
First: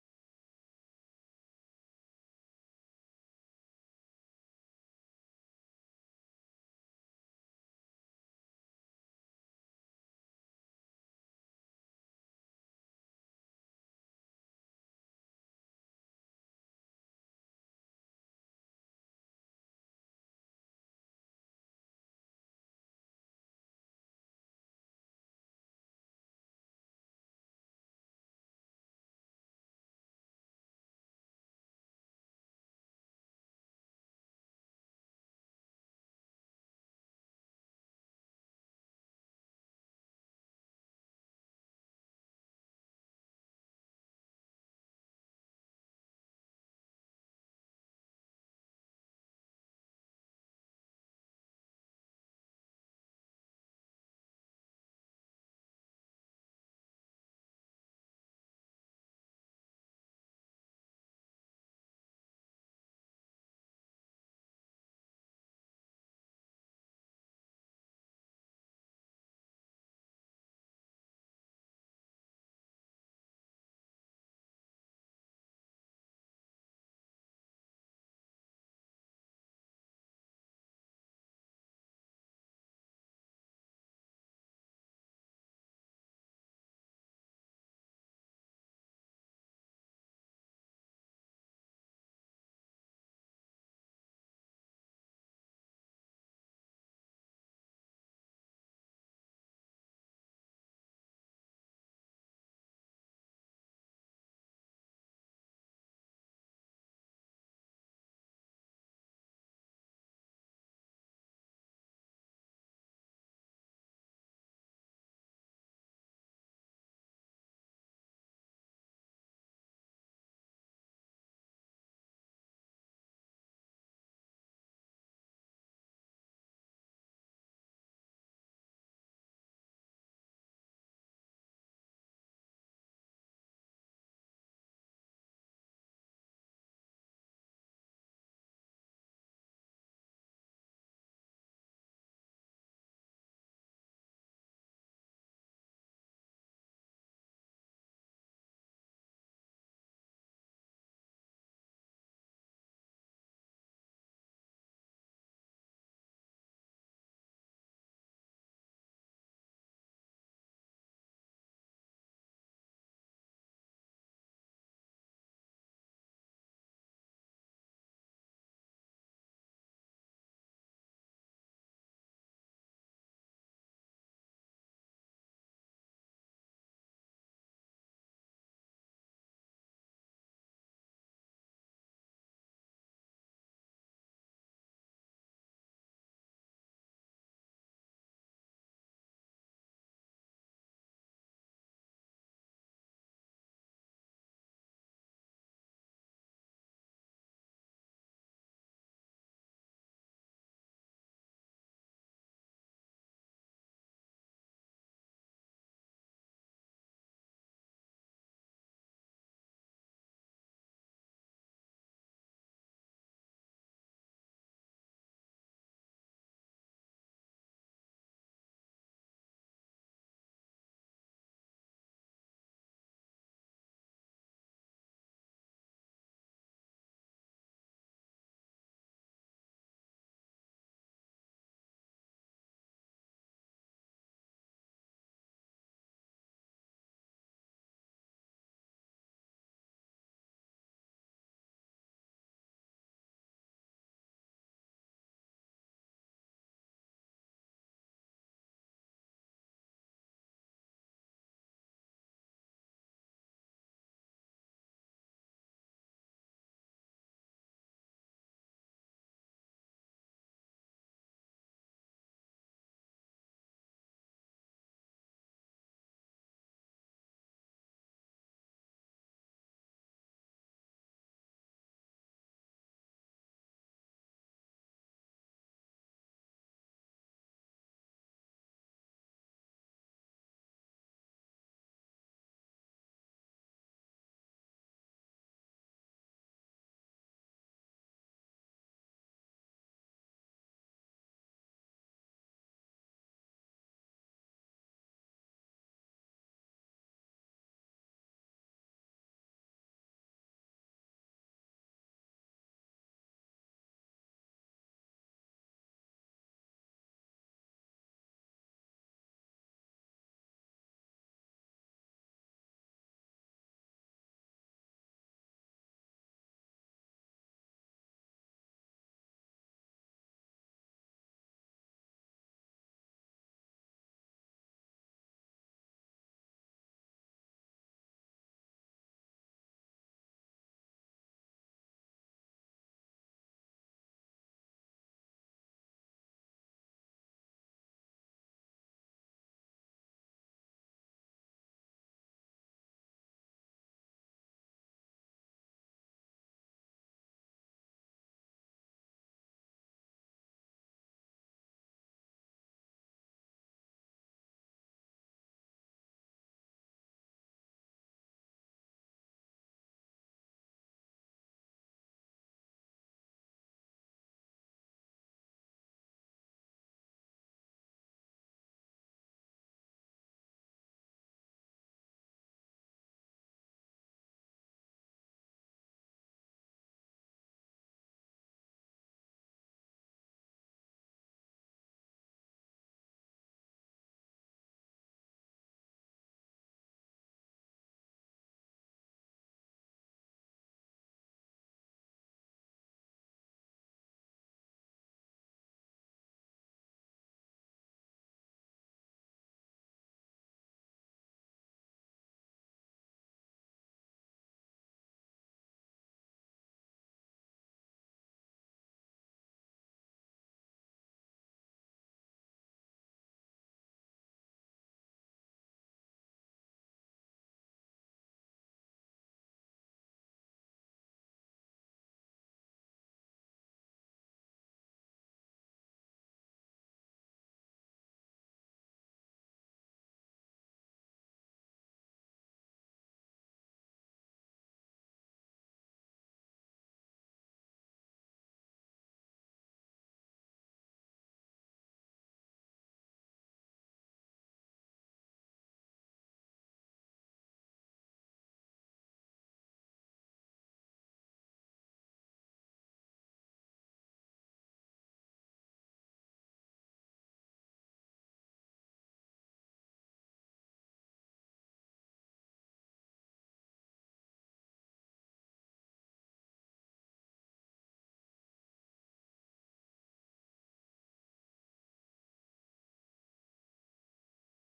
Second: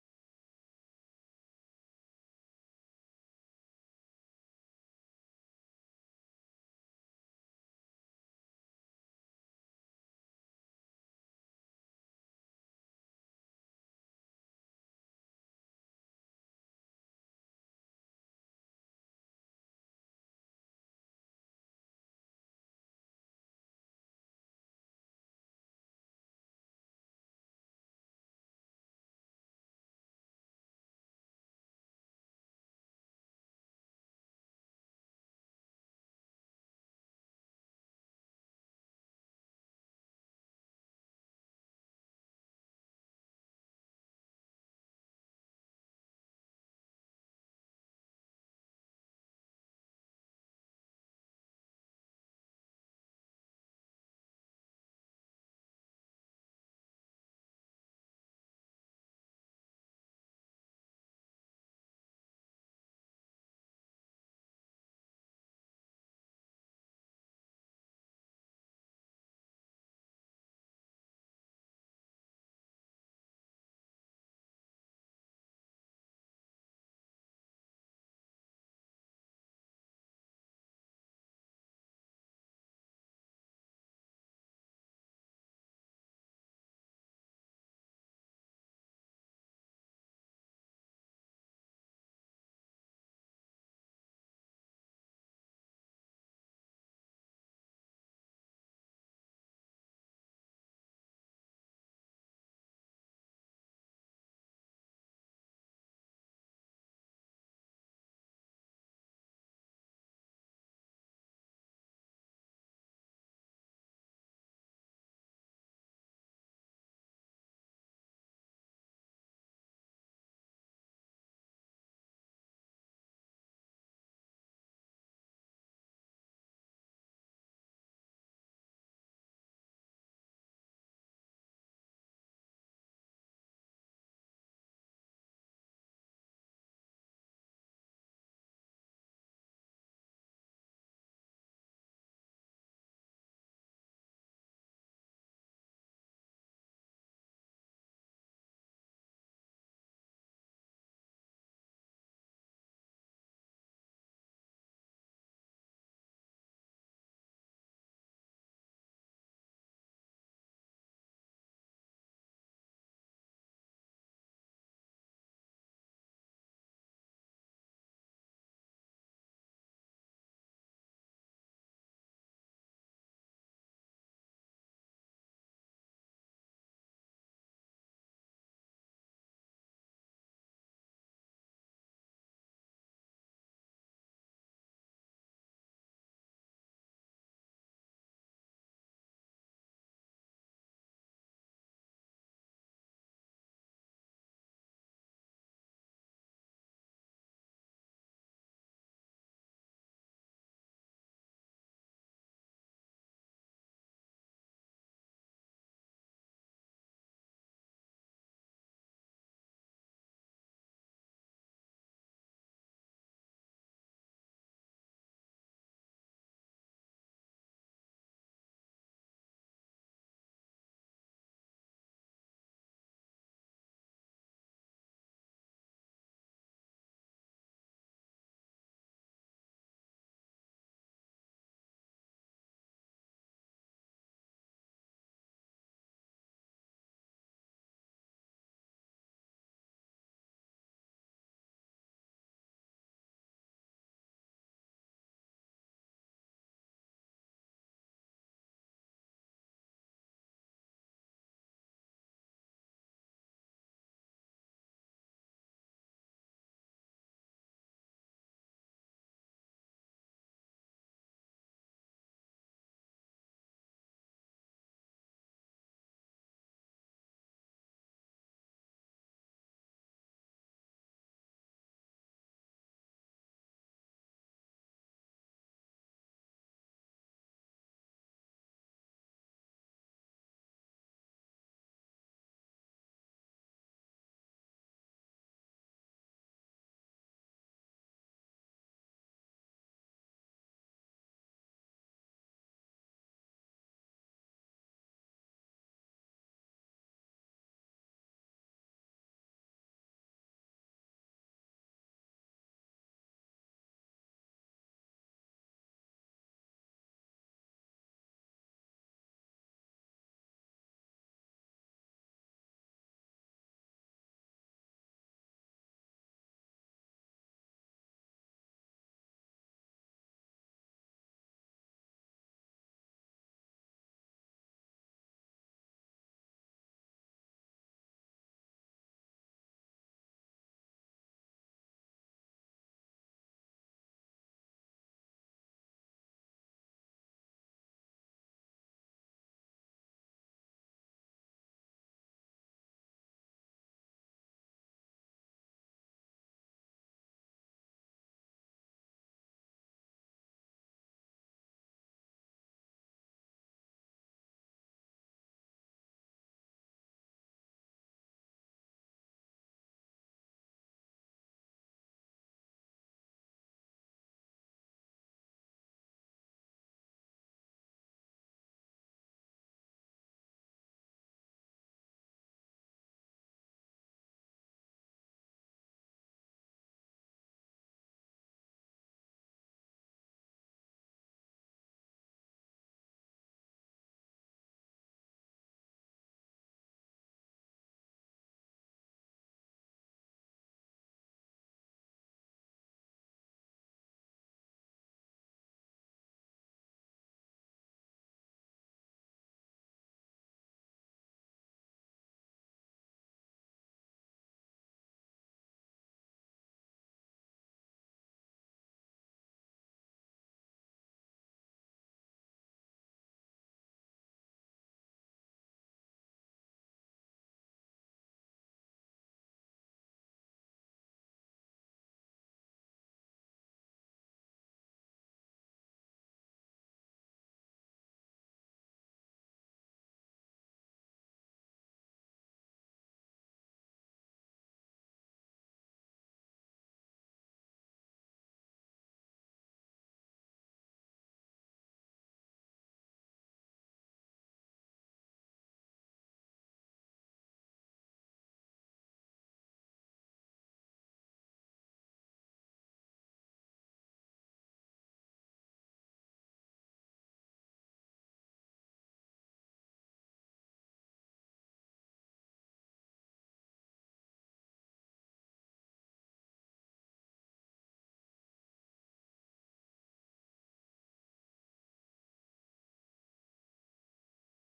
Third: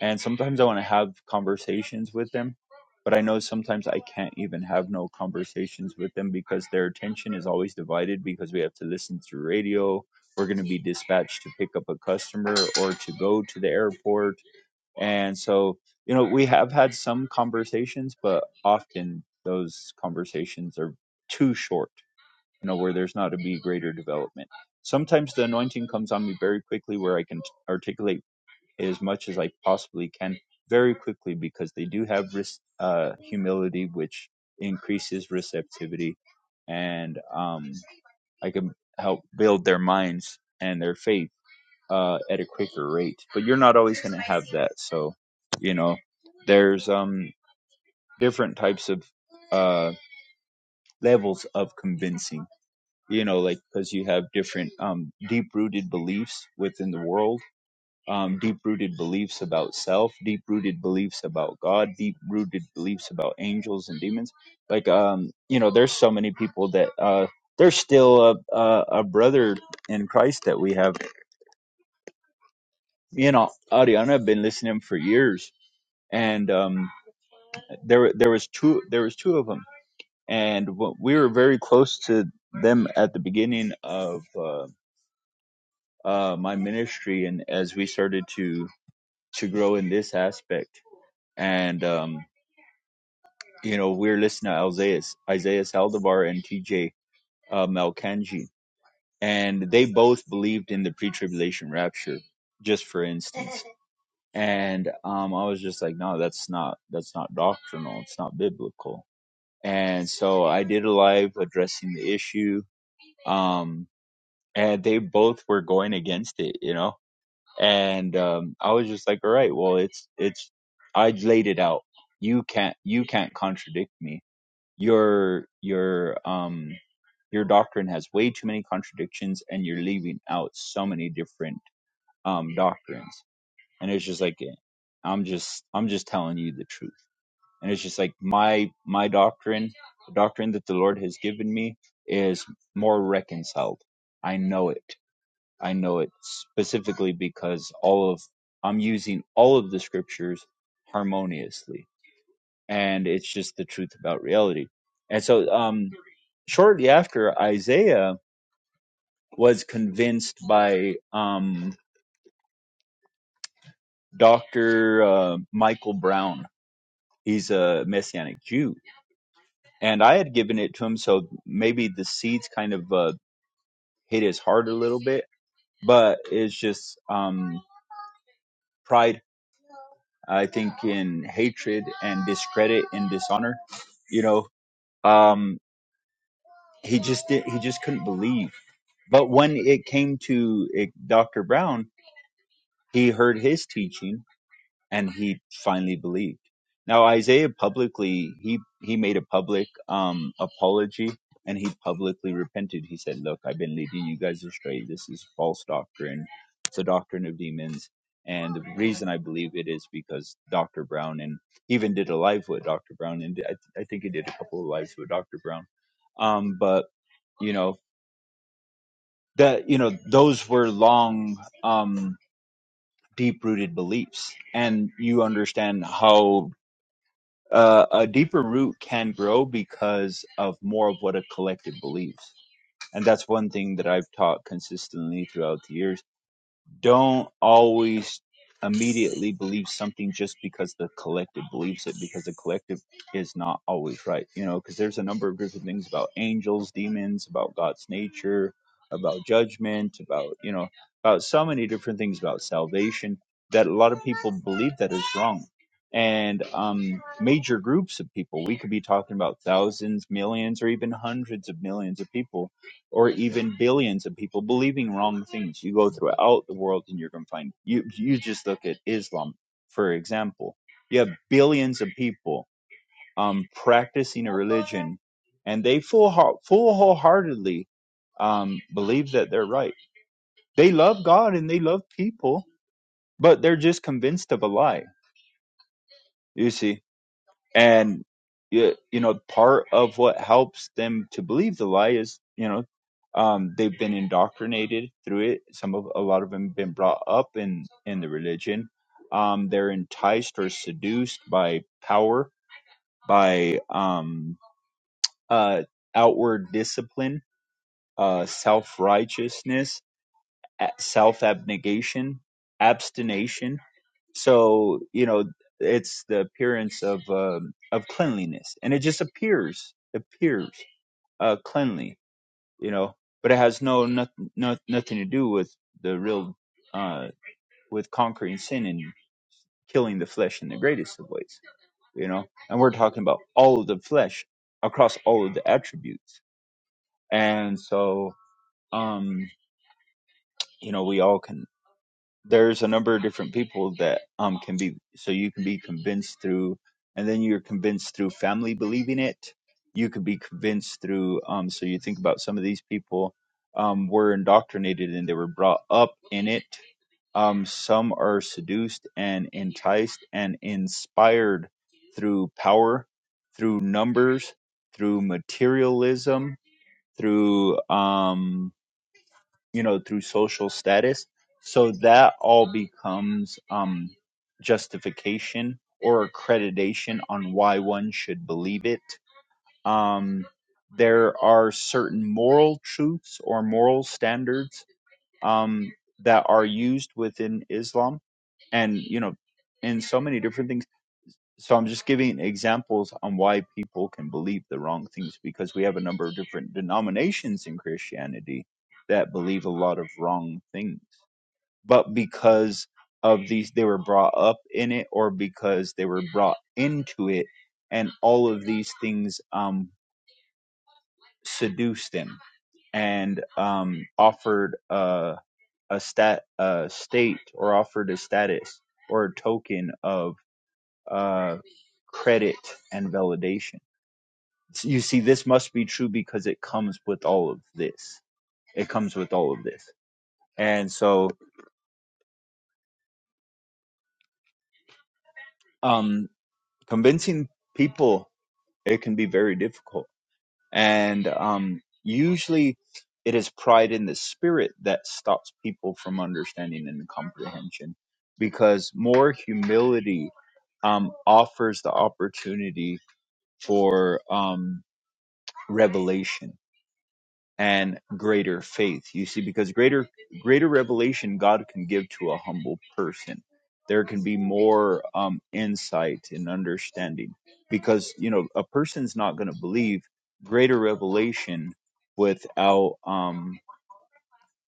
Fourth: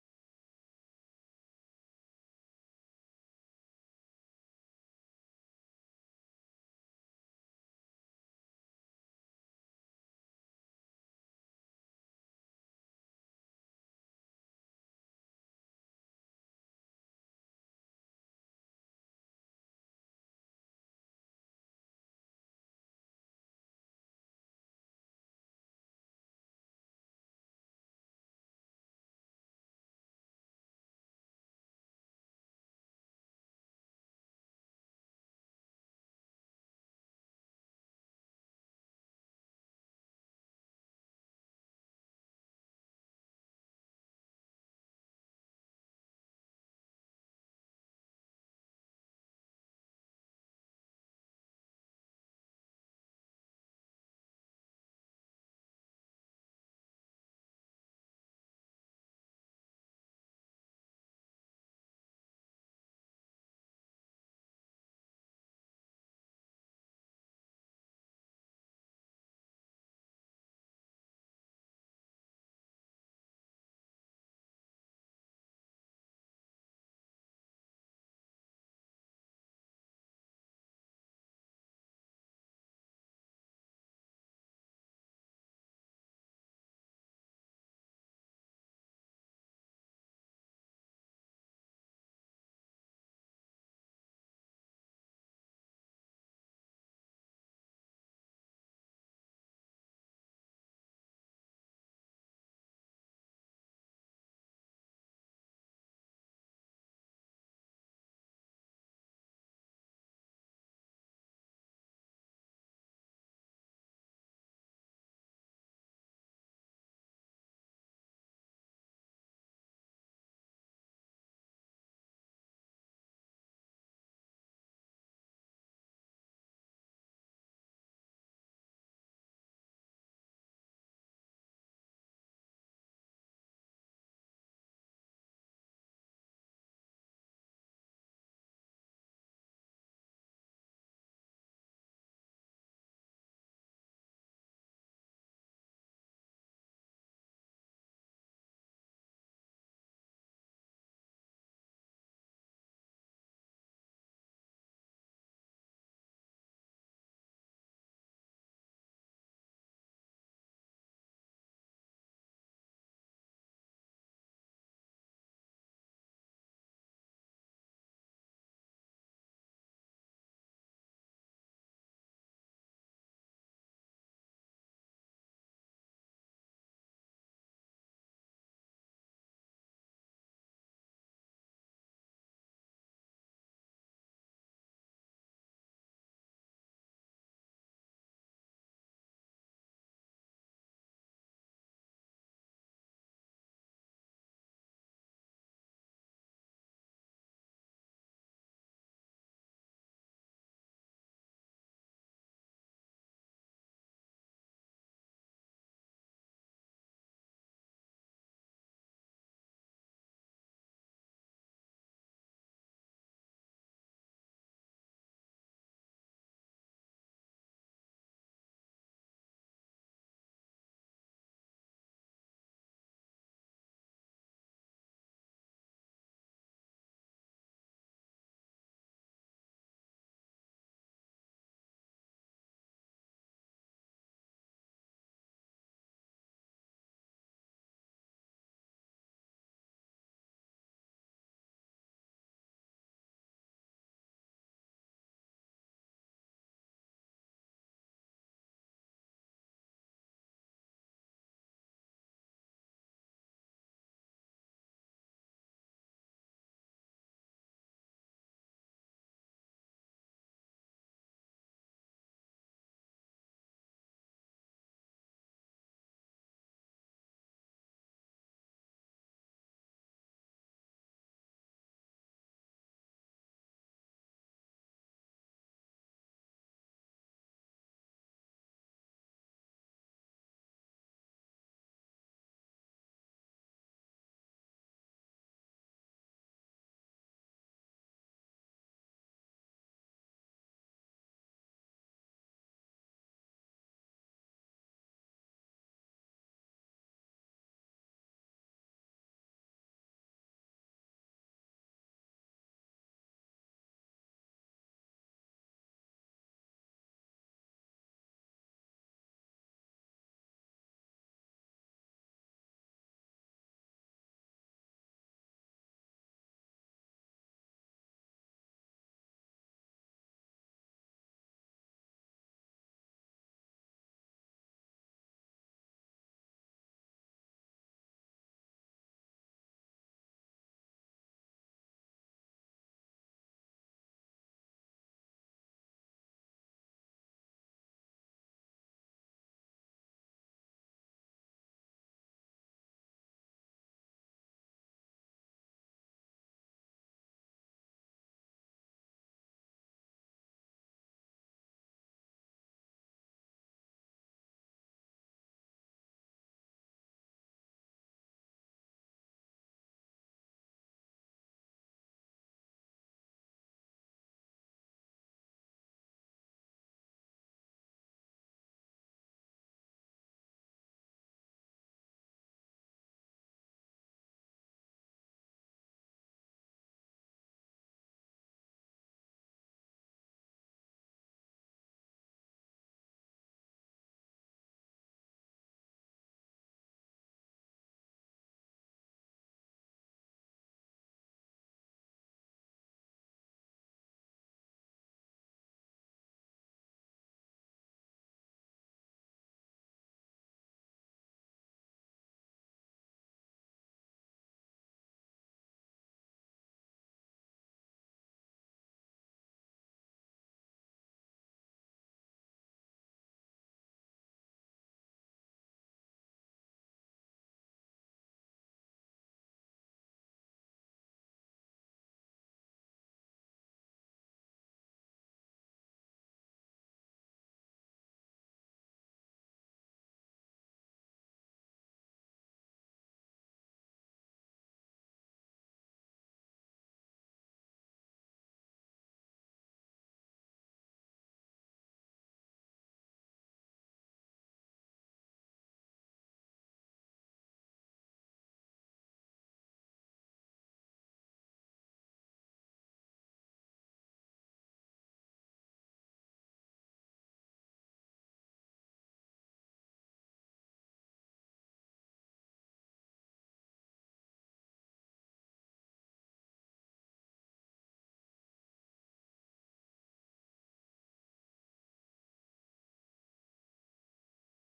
S4: and sometimes i want to have conversations with them but i know sometimes i can't even have no conversations with them because their attention is always divided because we have to listen to radio we're going to be dispatched to pick up a customer or to go to the airport And so, you know, we have had some conversations, but often those conversations are too short, you know, where there's not a be greater development. Sometimes the anointing comes on me very quickly where I can articulate as much as I possibly can very quickly because they do have res- uh, humility, which increases receptivity. And um, I can help build their minds and their faith uh, at a quicker rate. But you're not always going to have that. So, you know, there's um different types of uh, levels of convincing. You know, like because you have different um, deep-rooted beliefs within the world, um, deep-rooted beliefs about self, deep-rooted beliefs about God, deep-rooted beliefs about angels and demons. Like, um, you know, there's so many people that uh, there's still a, a a brother in Christ that we have. You know, Ariana, I've been listening for years, and um, there there was two there was two of them, and wh- we were very close to them at the beginning of uh, uh, my ministry, and as we started to to grow in this aspect, and um, you know we were listening to Isaiah Isaiah Saldivar and T.J. Uh, Malkanji, and they both believed in the pre-tribulation rapture, just for instance. And um, I was just like, no, that's not that's not doctrinal. It's not biblical and so I did a live addressing the issue. Um, and they both were going against it, you know. And um, I was just like, all right, well, it's it's I laid it out. You can't you can't contradict me. Your your um your doctrine has way too many contradictions, and you're leaving out so many different um doctrines. And it's just like I'm just I'm just telling you the truth and it's just like my my doctrine the doctrine that the lord has given me is more reconciled i know it i know it specifically because all of i'm using all of the scriptures harmoniously and it's just the truth about reality and so um shortly after isaiah was convinced by um dr uh, michael brown he's a messianic jew and I had given it to him, so maybe the seeds kind of uh, hit his heart a little bit. But it's just um, pride, I think, in hatred and discredit and dishonor. You know, um, he just did, he just couldn't believe. But when it came to it, Dr. Brown, he heard his teaching and he finally believed. Now Isaiah publicly he he made a public um apology and he publicly repented. He said, "Look, I've been leading you guys astray. This is false doctrine. It's a doctrine of demons." And the reason I believe it is because Dr. Brown and he even did a live with Dr. Brown, and I, th- I think he did a couple of lives with Dr. Brown. Um, but you know that you know those were long um deep rooted beliefs and you understand how uh, a deeper root can grow because of more of what a collective believes. And that's one thing that I've taught consistently throughout the years don't always immediately believe something just because the collective believes it because the collective is not always right you know because there's a number of different things about angels demons about god's nature about judgment about you know about so many different things about salvation that a lot of people believe that is wrong and um major groups of people we could be talking about thousands millions or even hundreds of millions of people or even billions of people believing wrong things. You go throughout the world and you're going to find you you just look at Islam for example. You have billions of people um practicing a religion and they full full wholeheartedly um believe that they're right. They love God and they love people, but they're just convinced of a lie. You see and you, you know part of what helps them to believe the lie is you know um, they've been indoctrinated through it some of a lot of them been brought up in in the religion um, they're enticed or seduced by power by um, uh, outward discipline uh, self-righteousness self-abnegation abstination so you know it's the appearance of um, of cleanliness and it just appears appears uh cleanly you know but it has no nothing no, nothing to do with the real uh with conquering sin and killing the flesh in the greatest of ways you know and we're talking about all of the flesh across all of the attributes and so um you know we all can there's a number of different people that um can be so you can be convinced through and then you're convinced through family believing it you could be convinced through um so you think about some of these people um were indoctrinated and they were brought up in it um some are seduced and enticed and inspired through power through numbers through materialism through um you know through social status so that all becomes um justification or accreditation on why one should believe it um there are certain moral truths or moral standards um that are used within islam and you know in so many different things so i'm just giving examples on why people can believe the wrong things because we have a number of different denominations in christianity that believe a lot of wrong things but because of these they were brought up in it or because they were brought into it and all of these things um seduced them and um offered a a stat a state or offered a status or a token of uh credit and validation So you see this must be true because it comes with all of this it comes with all of this and so um convincing people it can be very difficult. And um, usually it is pride in the spirit that stops people from understanding and comprehension because more humility um, offers the opportunity for um, revelation and greater faith. You see, because greater greater revelation God can give to a humble person. There can be more um, insight and understanding because you know a person's not going to believe greater revelation without um,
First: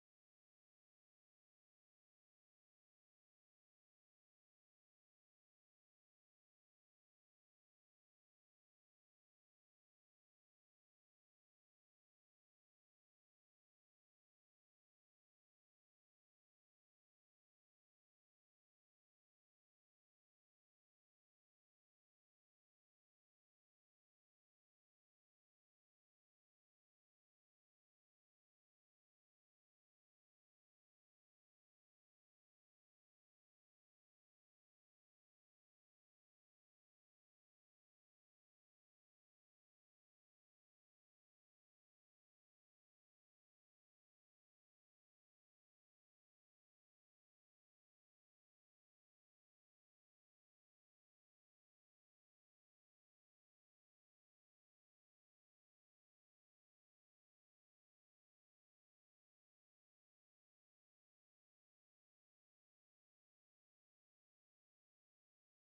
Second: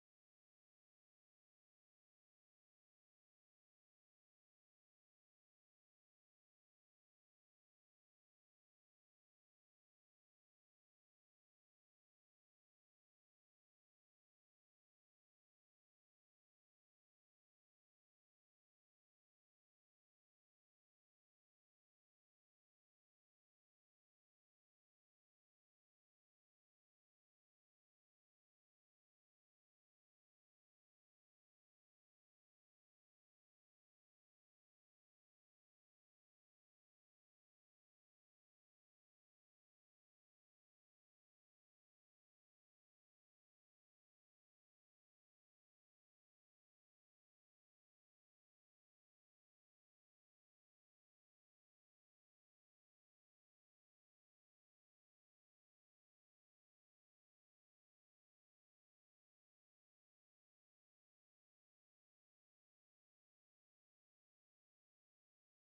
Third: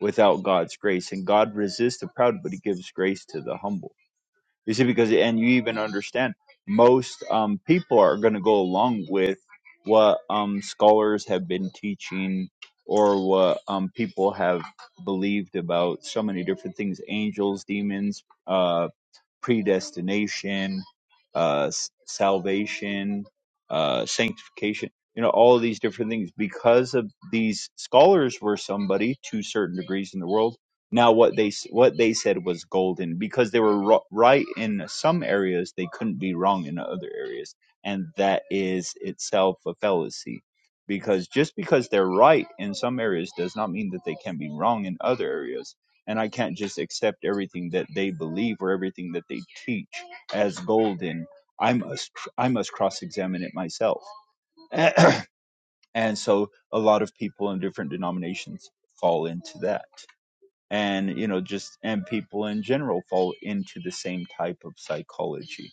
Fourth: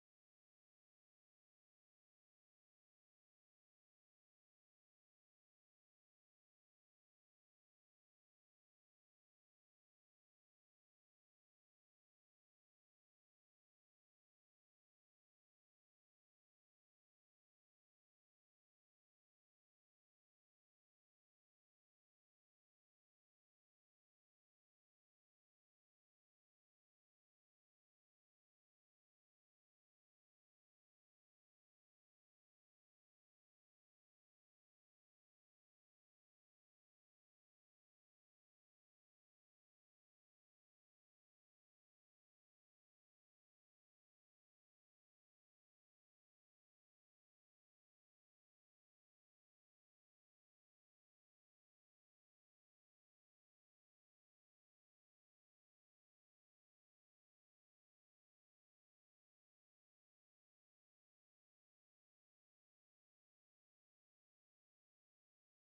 S4: without God's grace. And God resists the proud, but He gives grace to the humble you see, because and you even understand most um, people are going to go along with what um, scholars have been teaching or what um, people have believed about so many different things angels demons uh predestination, uh, s- salvation, uh, sanctification, you know, all of these different things. Because of these scholars were somebody to certain degrees in the world. Now, what they s- what they said was golden because they were ro- right in some areas, they couldn't be wrong in other areas, and that is itself a fallacy. Because just because they're right in some areas does not mean that they can be wrong in other areas and I can't just accept everything that they believe or everything that they teach as golden. I must I must cross examine it myself, and so a lot of people in different denominations fall into that, and you know just and people in general fall into the same type of psychology.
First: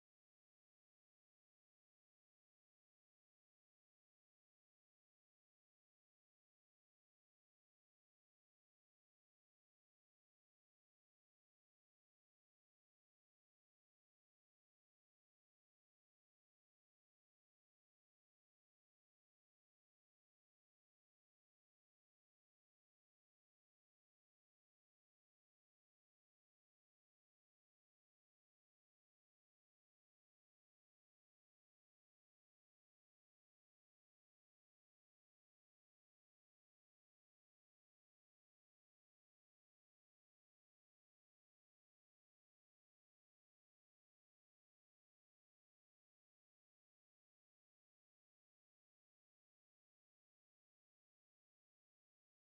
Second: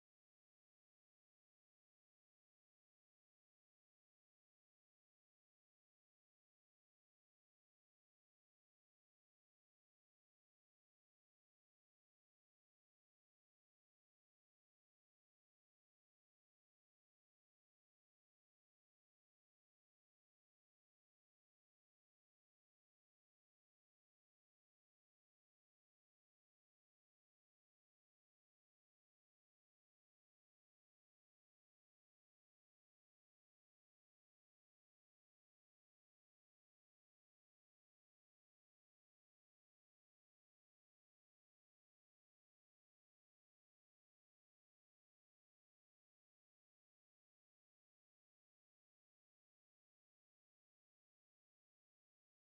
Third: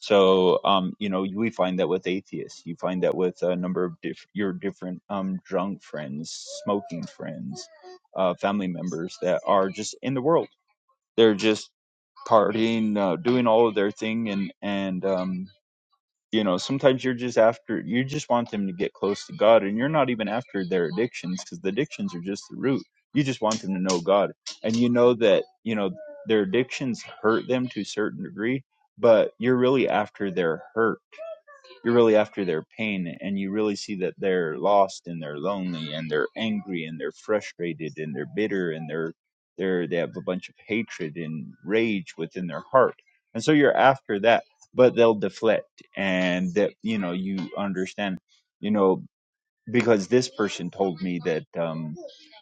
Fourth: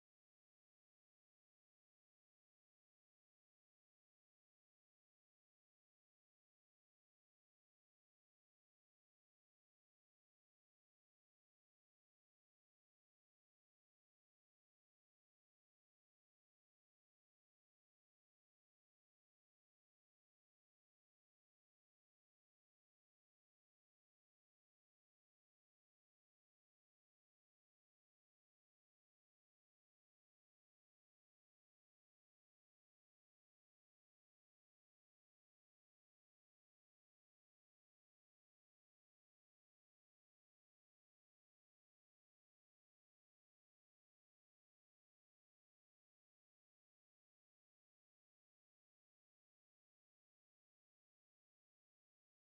S4: So um, you know we find that with atheists, you find that with a number of diff- your different um drunk friends, smoking friends, uh, family members that are just in the world they're just partying, uh, doing all of their thing, and and um, you know sometimes you're just after you just want them to get close to God, and you're not even after their addictions because the addictions are just the root. You just want them to know God, and you know that you know their addictions hurt them to a certain degree, but you're really after their hurt you're really after their pain, and you really see that they're lost and they're lonely and they're angry and they're frustrated and they're bitter and they're they're they have a bunch of hatred and rage within their heart, and so you're after that. But they'll deflect, and that you know you understand, you know, because this person told me that um,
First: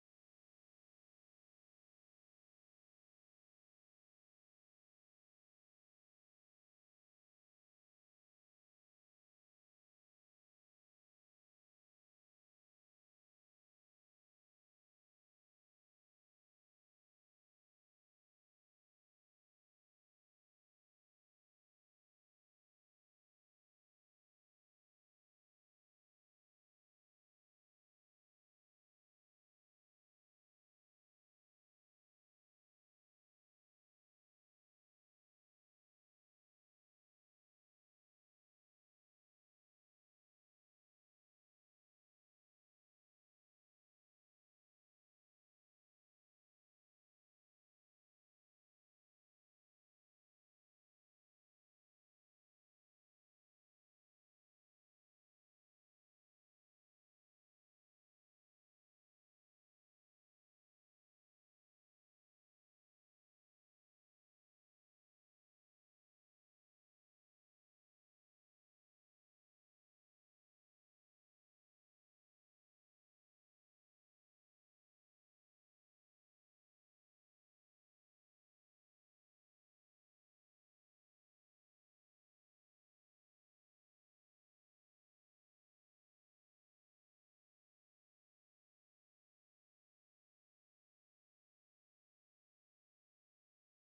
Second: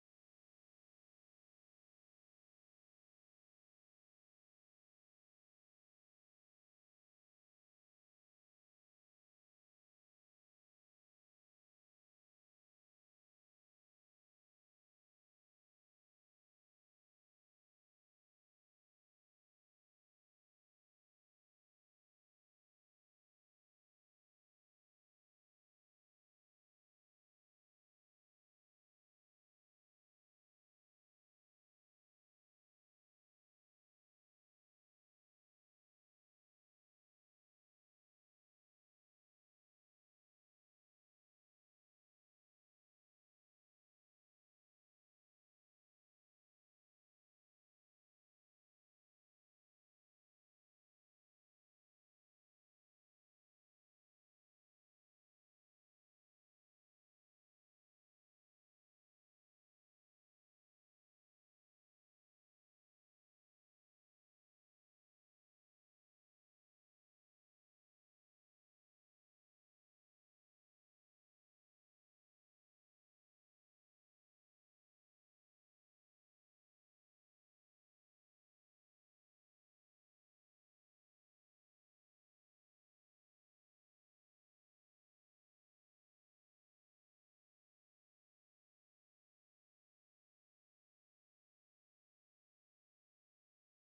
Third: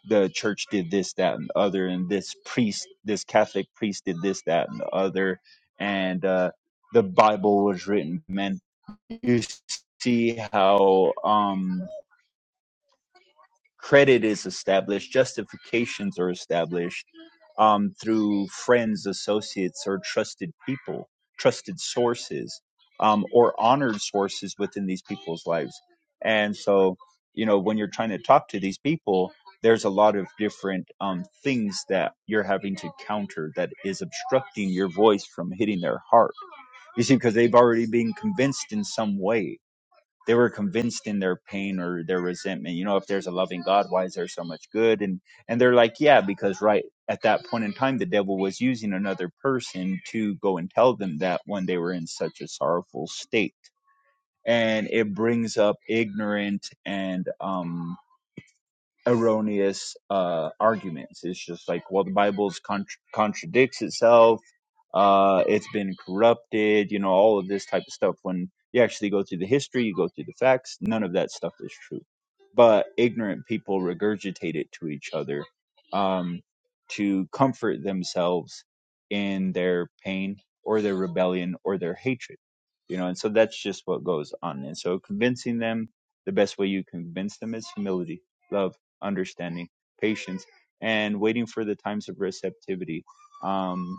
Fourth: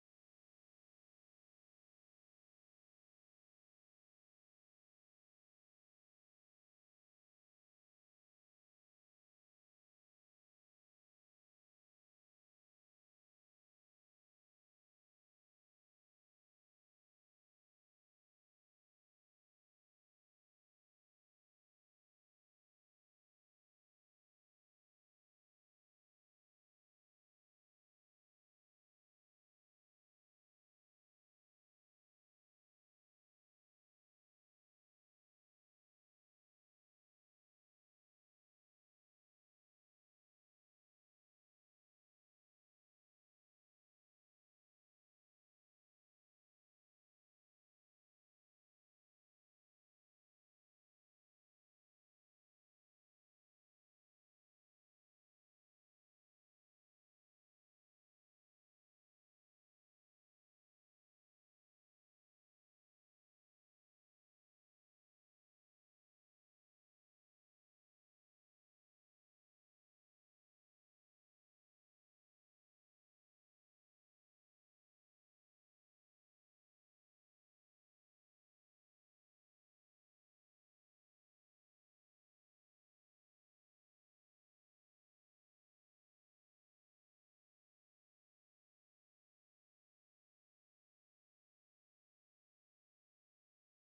S4: the church did this, that, and the other, and this priest, this Catholic priest did this, that, and the other, and uh, the Bible was written by men you see how um, credit is established, justifications are established um, through friends, associates, or trusted people, trusted sources, um, or honored sources within these people's lives. And so, you know, when you're trying to talk to these people, there's a lot of different um, things that you're having to counter that is obstructing your voice from hitting their heart. You see, because they've already been convinced in some way they were convinced in their pain or their resentment you know if there's a loving god why is there so much good and and they're like yeah because right at that point in time the devil was using another person to go and tell them that when they were in such a sorrowful state and it brings up ignorant and um erroneous uh, arguments. It's just like, well, the Bible con- contradicts itself. Uh, it's been corrupted. You know, all of this type of stuff. When you actually go through the history, you go through the facts. None of that stuff is true. But ignorant people regurgitate it to each other um, to comfort themselves in their pain or their rebellion or their hatred. You know, and so that's just what goes on. And so convincing them, the best way you convince them is humility love understanding, patience, and waiting for the times of receptivity. Um,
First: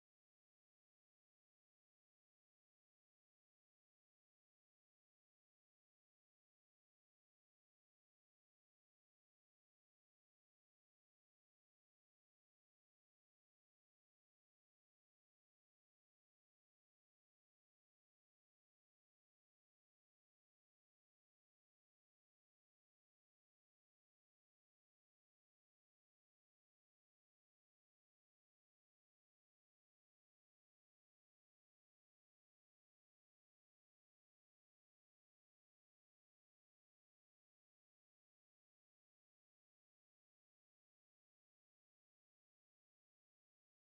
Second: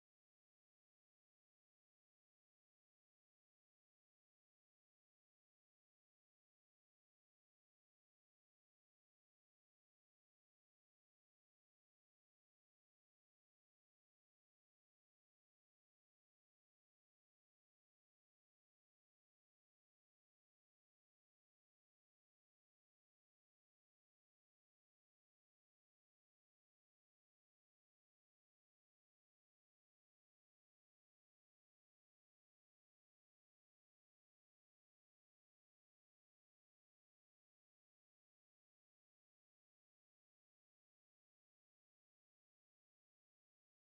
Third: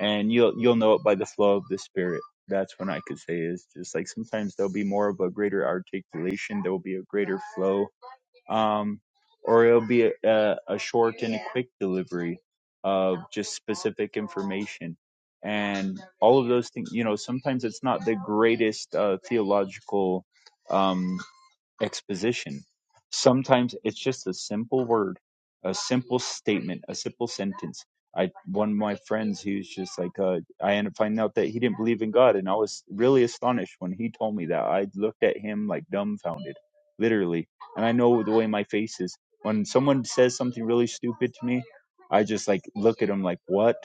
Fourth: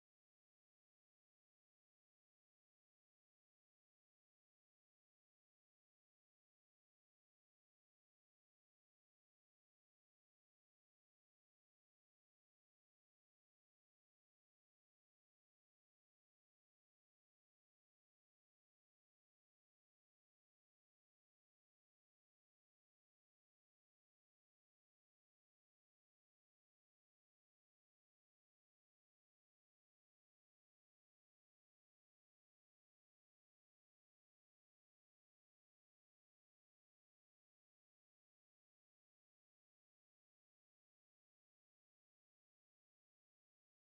S4: and you'll you'll know it by the flow of the Spirit. That's what I could say is just like sometimes there'll be more of a greater articulation, there will be a greater flow, um, or it'll be a, a, a short and a quick delivery of just specific information and all of those things you know sometimes it's not the greatest uh, theological um, exposition. Sometimes it's just a simple word, a simple statement, a simple sentence. I one of my friends, he was just like, uh, I ended up finding out that he didn't believe in God, and I was really astonished when he told me that. I looked at him like dumbfounded, literally. And I know the way my face is when someone says something really stupid to me. I just like look at him like, what?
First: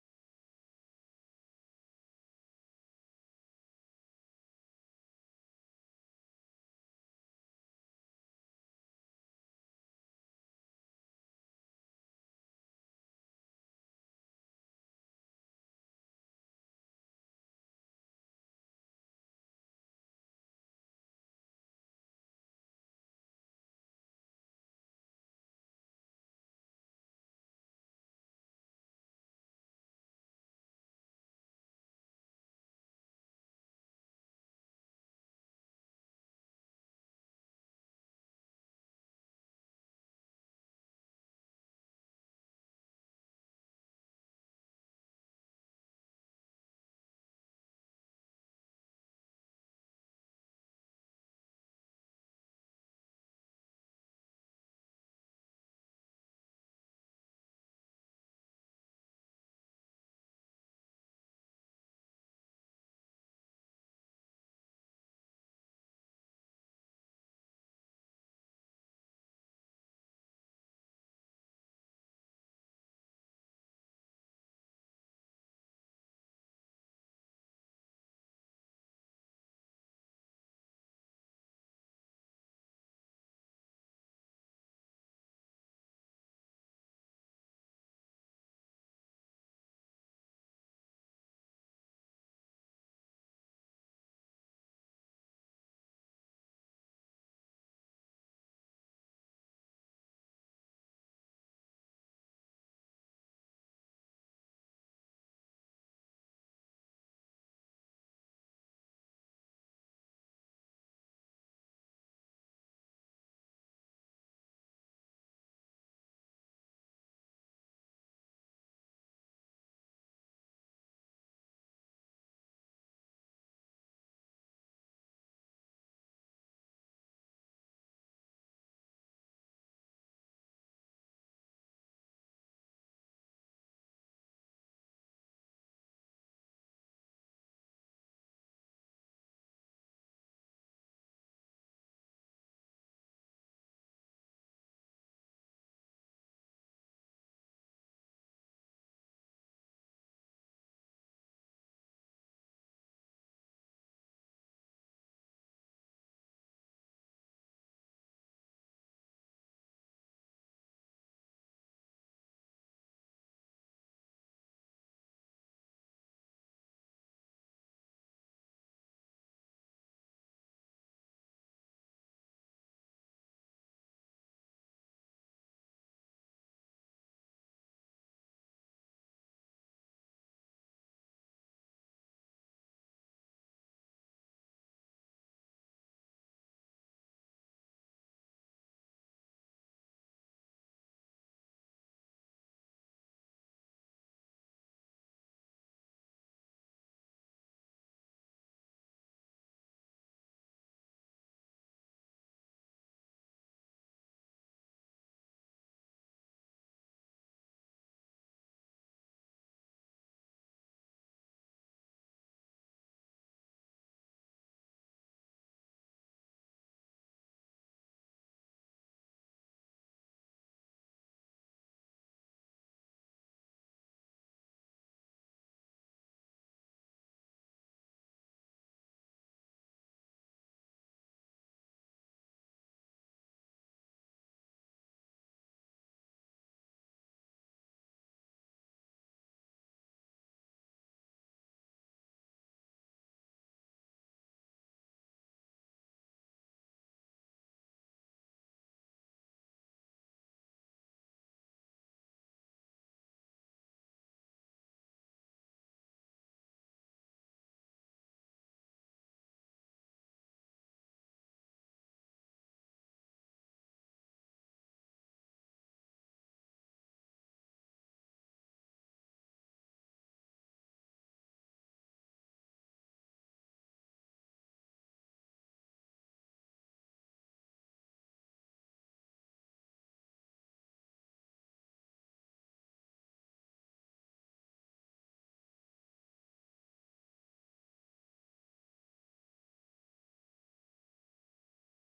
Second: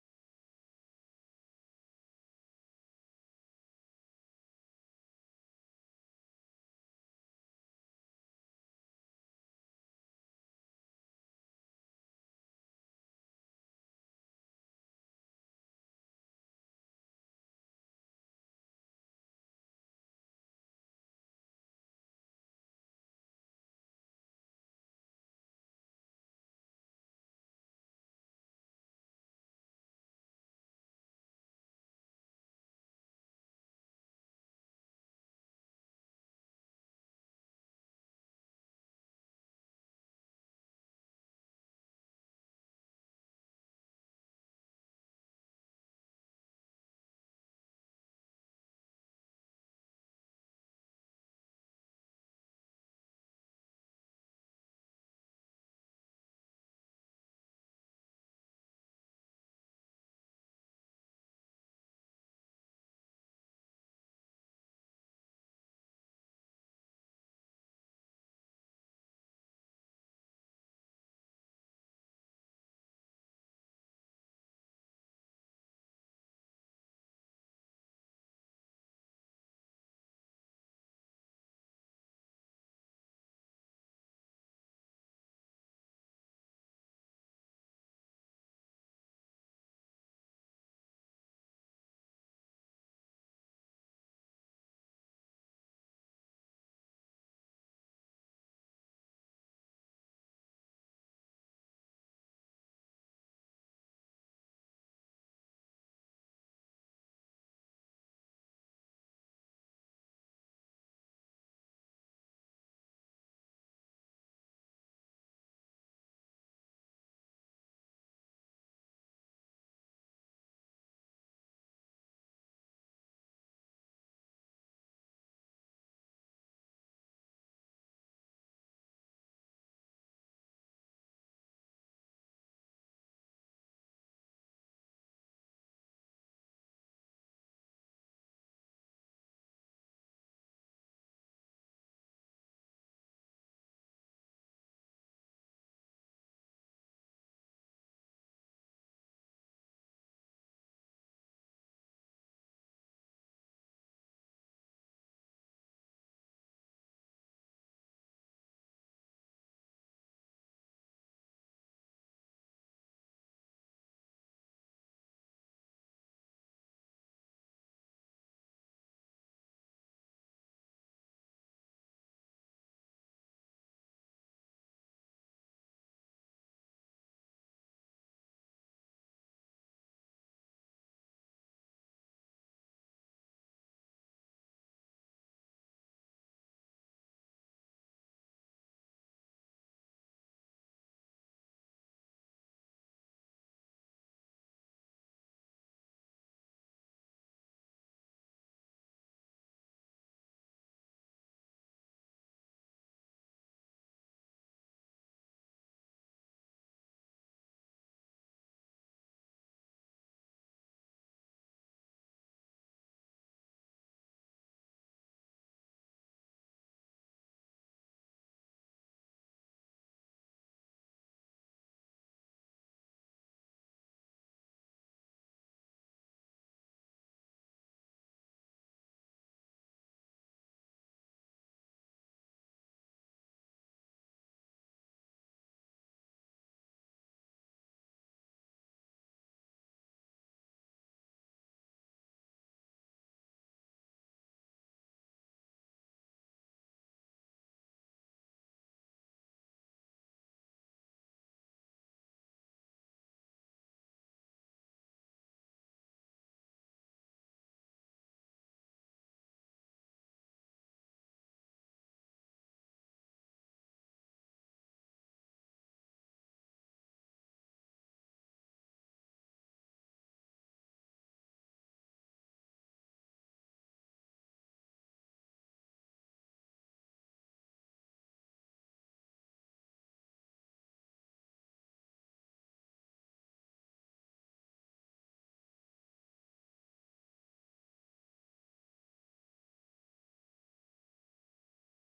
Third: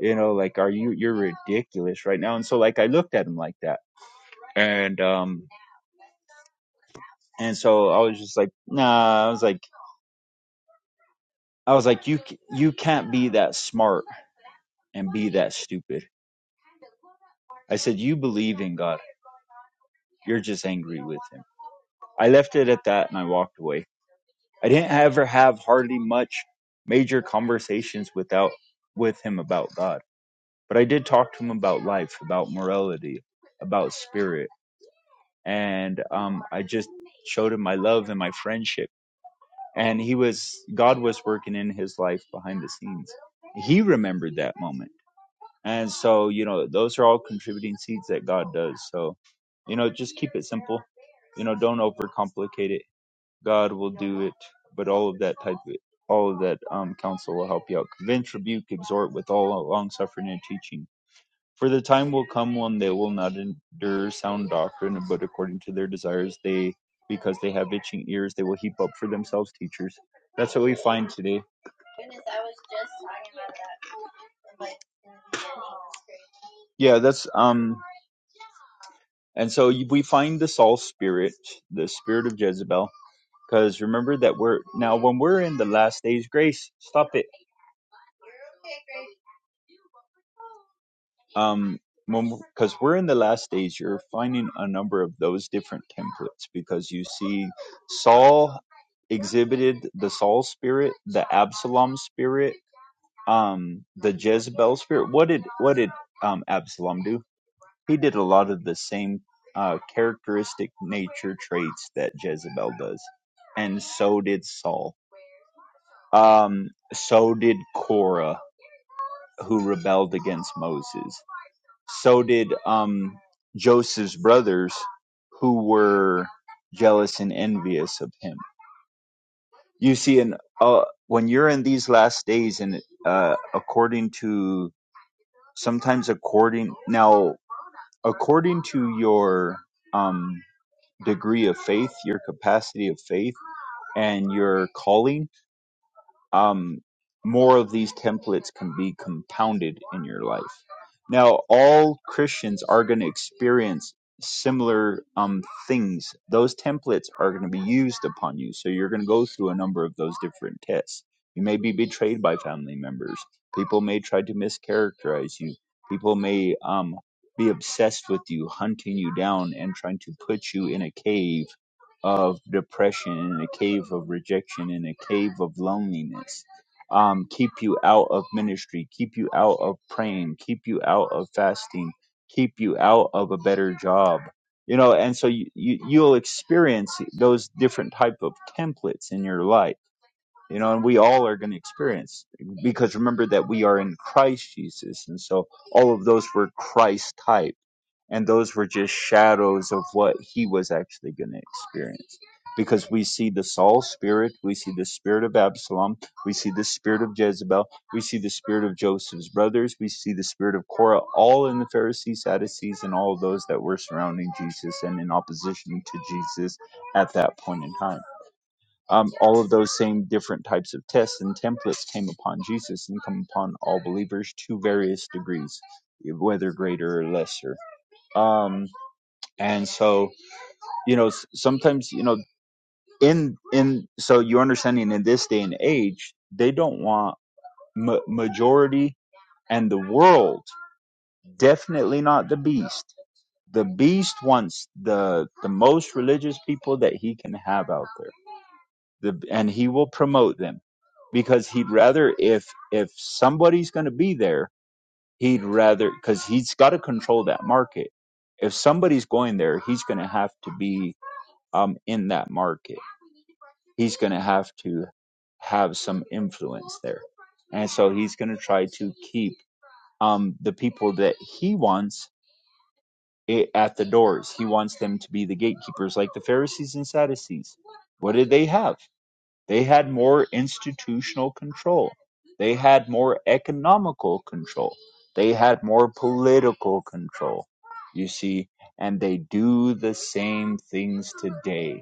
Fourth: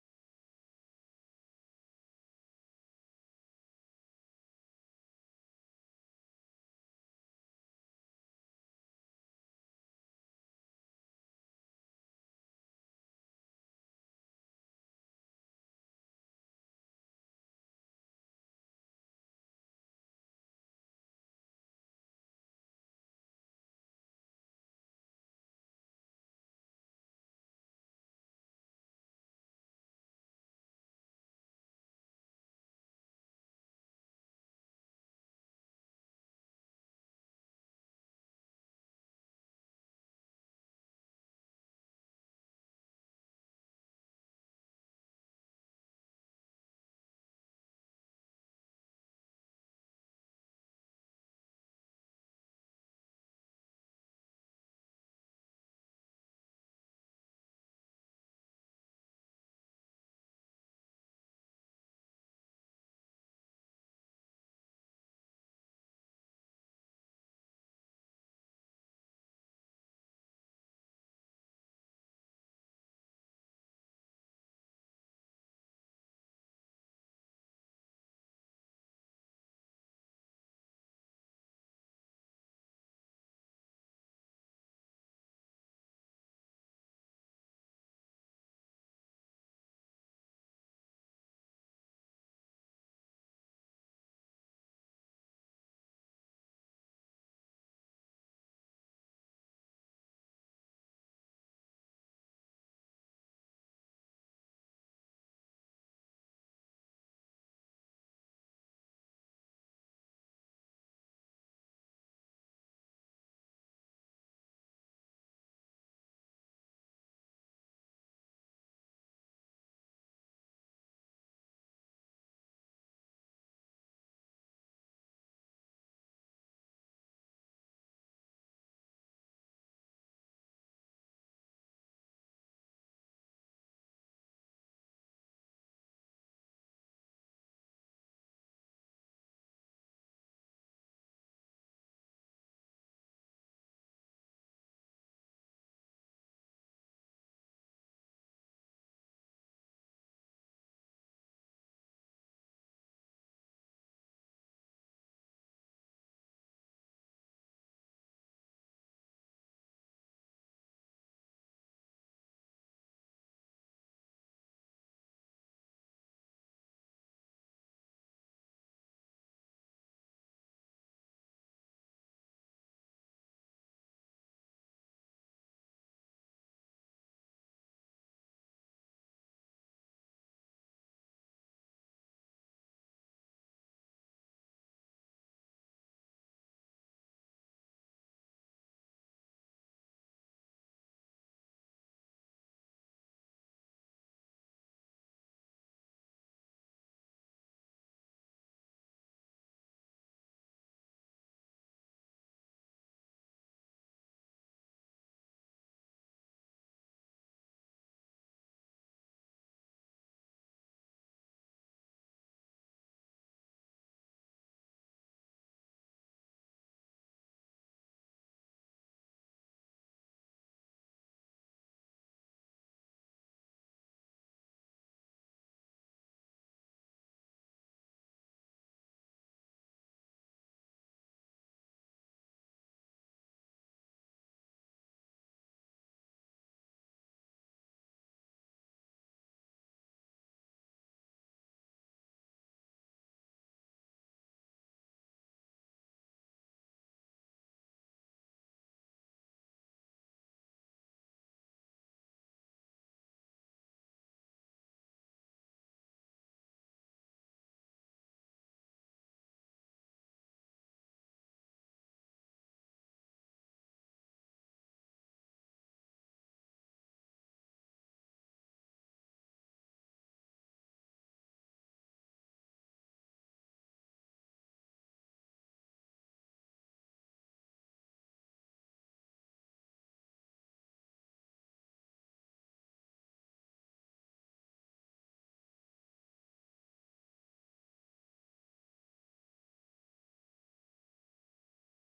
S4: You know, like, are you? You're ridiculous right now. And so like I looked at him like that, and um and so I was just like, nah, I was like, I was like, you, c- you can't be that smart and be that stupid. I said, you believe in God. You're just angry with him. I left it at that and I walked away. I didn't ever have hardly much major conversations without with him about God. But I did talk to him about life, about morality, about spirit. And um, I just showed him my love and my friendship. and he was god was working in his life behind the scenes he remembered that moment and so you know those are all contributing seeds that god does so you know just keep it simple you know don't overcomplicate it god will do it but all of that type of all of that um counsel will help you out convince rebuke exhort with all long suffering and teaching for the time will come when they will not endure sound doctrine, but according to their desires, they, because they have itching ears, they will heap up for themselves teachers. That's what we find today. Yeah, that's um, and so we find the Saul spirit, the spirit of Jezebel, because remember that we're now when we're in the last days grace. Stop it um because we're in the last days you're finding a number of those different templates because you see saul exhibited the saul spirit the absalom spirit um the jezebel spirit what did what did um absalom do he did a lot of the same uh characteristic nature traits that jezebel does and so did saul um so did korah who rebelled against moses so did um, Joseph's brothers, who were jealous and envious of him. You see, and uh, when you're in these last days, and uh, according to sometimes according now according to your um, degree of faith, your capacity of faith, and your calling um, more of these templates can be compounded in your life. Now, all Christians are going to experience similar um, things. Those templates are going to be used upon you. So you're going to go through a number of those different tests. You may be betrayed by family members. People may try to mischaracterize you. People may um, be obsessed with you, hunting you down and trying to put you in a cave of depression, in the cave of rejection, in the cave of loneliness. Um, keep you out of ministry, keep you out of praying, keep you out of fasting, keep you out of a better job. You know, and so you, you you'll experience those different type of templates in your life. You know, and we all are going to experience because remember that we are in Christ Jesus, and so all of those were Christ type and those were just shadows of what he was actually going to experience because we see the Saul spirit, we see the spirit of Absalom, we see the spirit of Jezebel, we see the spirit of Joseph's brothers, we see the spirit of Korah, all in the Pharisees, Sadducees, and all of those that were surrounding Jesus and in opposition to Jesus at that point in time. Um, all of those same different types of tests and templates came upon Jesus and come upon all believers to various degrees, whether greater or lesser. Um, and so you know s- sometimes you know in in so you're understanding in this day and age they don't want ma- majority and the world definitely not the beast the beast wants the the most religious people that he can have out there the, and he will promote them because he'd rather if if somebody's going to be there he'd rather because he's got to control that market if somebody's going there he's going to have to be um in that market he's going to have to have some influence there. And so he's going to try to keep um, the people that he wants eh, at the doors. He wants them to be the gatekeepers, like the Pharisees and Sadducees. What did they have? They had more institutional control, they had more economical control, they had more political control, you see, and they do the same things today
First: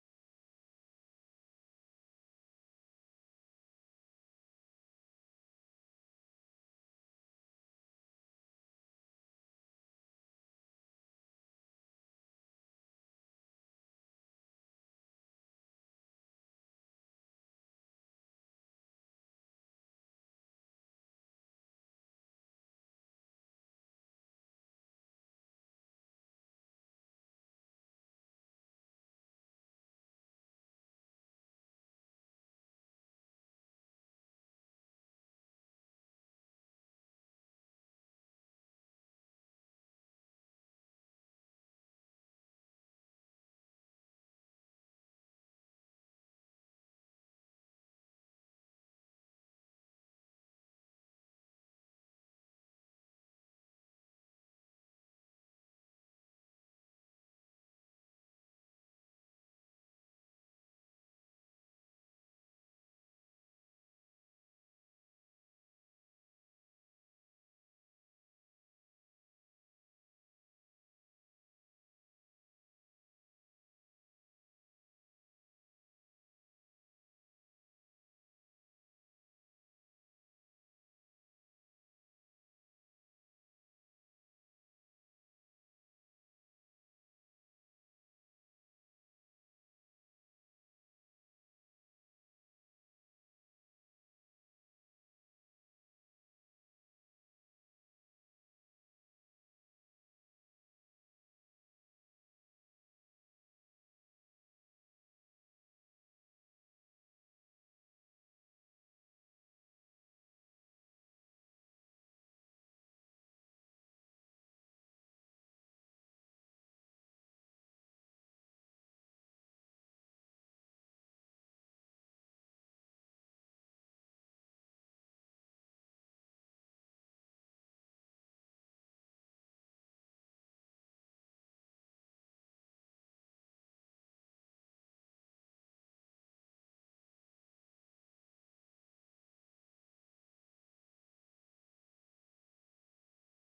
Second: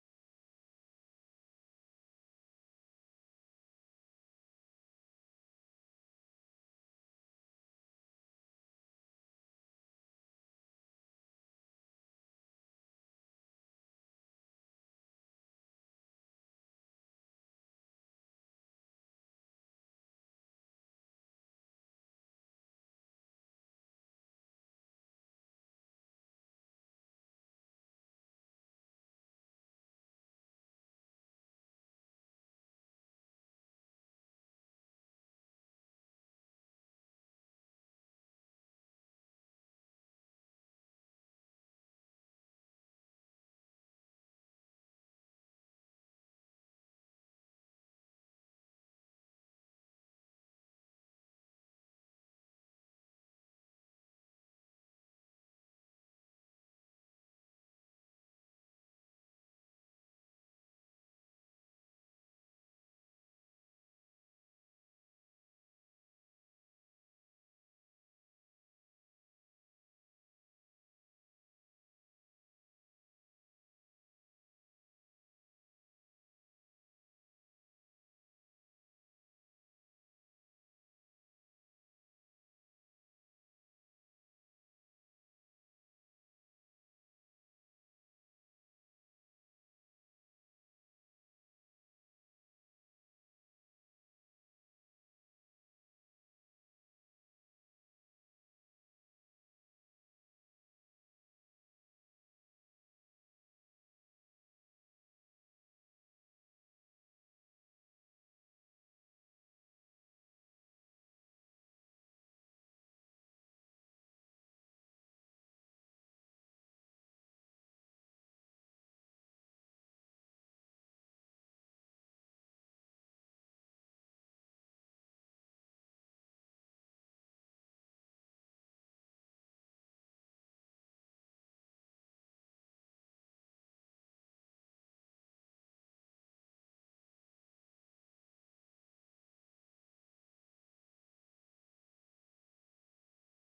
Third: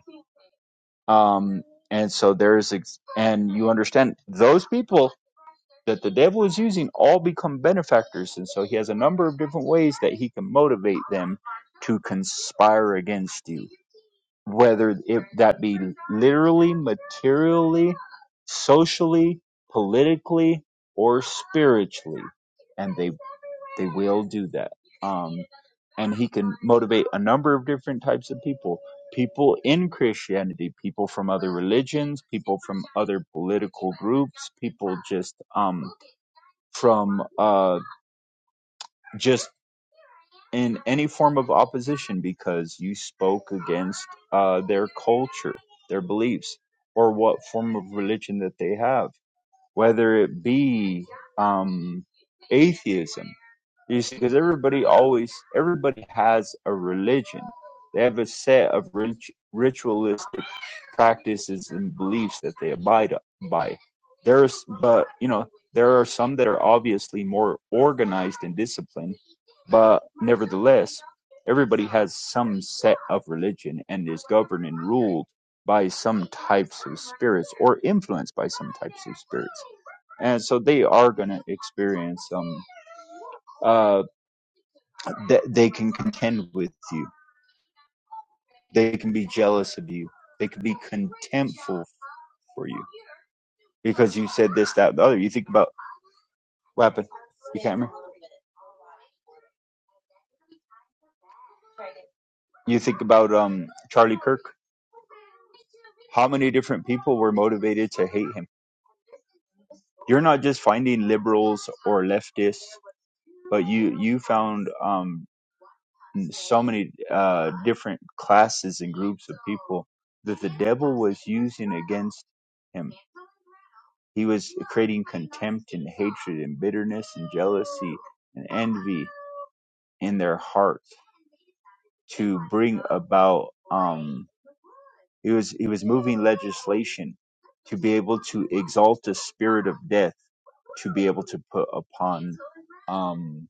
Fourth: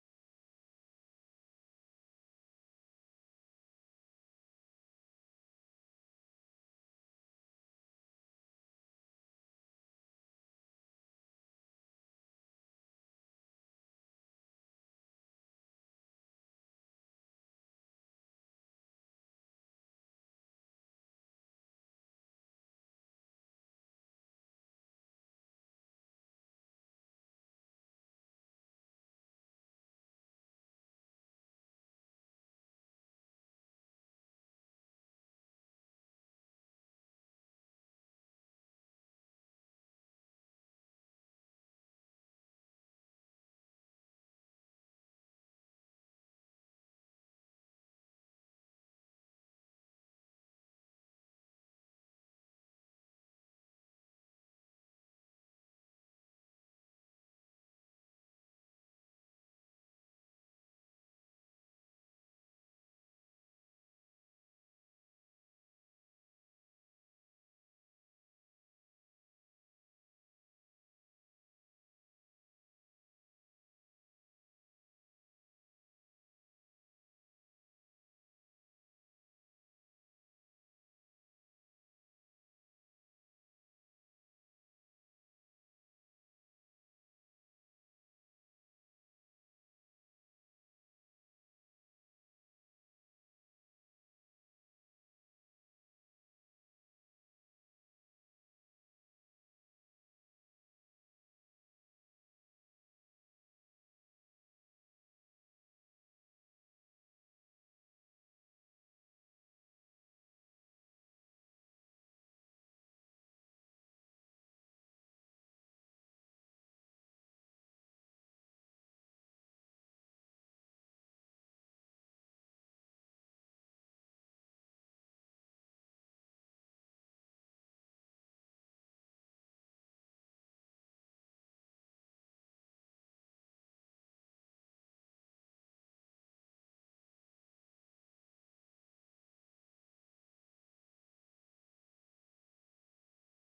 S4: um, and so there's ex- and you understand those people that the devil is using all become benefactors and so he has a number of different ways that he can motivate them to conspire against you whether it that be literally materially socially politically or spiritually and they. They will do that. Um, and he can motivate a number of different types of people people in christianity people from other religions people from other political groups people just um from uh just in any form of opposition because you spoke against uh their culture their beliefs or what form of religion that they have whether it be um atheism You see, because everybody always, everybody has a religion. They have a set of rit- ritualistic practices and beliefs that they abide by. There's, but you know, there are some that are obviously more organized and disciplined, but nevertheless, everybody has some set of religion and is governed and ruled by some types of spirits or influenced by some types of spirits. And so they are going to experience some uh, that they can contend with you. They can be jealous of you. They can be contemptful for you because you said this, that, the other. You think about what happened? You can't remember. You think about um Charlie Kirk. How many different people were motivated to hate him? You're not just finding liberals or leftists, but you you found um so many uh different classes and groups of people that the devil was using against him. He was creating contempt and hatred and bitterness and jealousy and envy in their hearts to bring about um he was he was moving legislation to be able to exalt a spirit of death to be able to put upon um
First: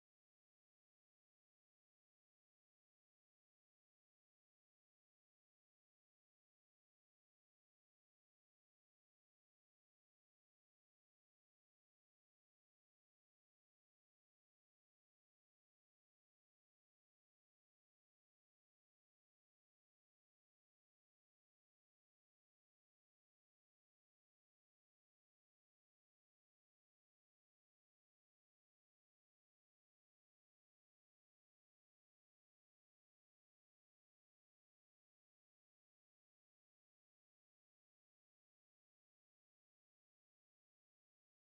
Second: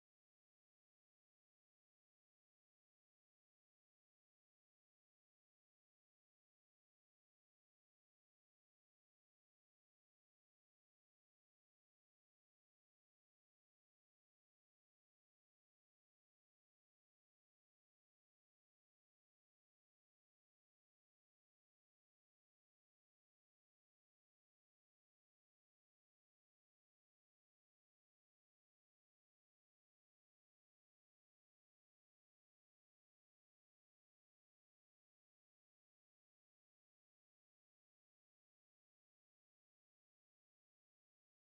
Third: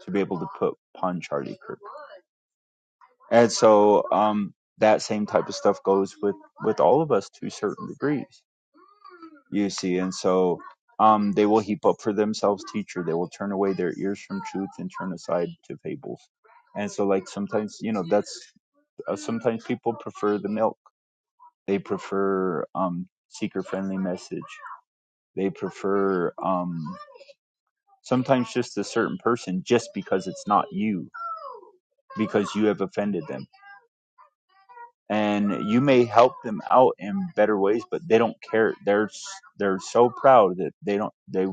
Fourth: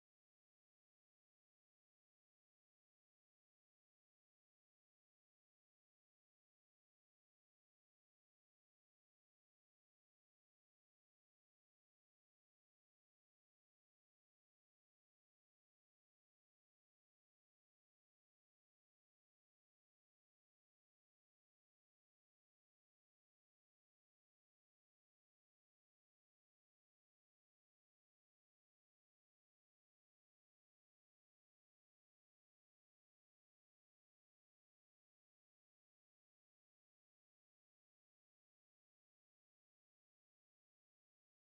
S4: to be able to put upon Charlie Kirk. And so um that same type of stuff goes with with all of us to certain degrees. You see, and so um, they will heap up for themselves teacher. They will turn away their ears from truth and turn aside to fables. And so, like sometimes, you know, that's uh, sometimes people prefer the milk. They prefer um, seeker friendly message. They prefer um, sometimes just a certain person just because it's not you because you have offended them. And you may help them out in better ways, but they don't care. They're s- they're so proud that they don't. they.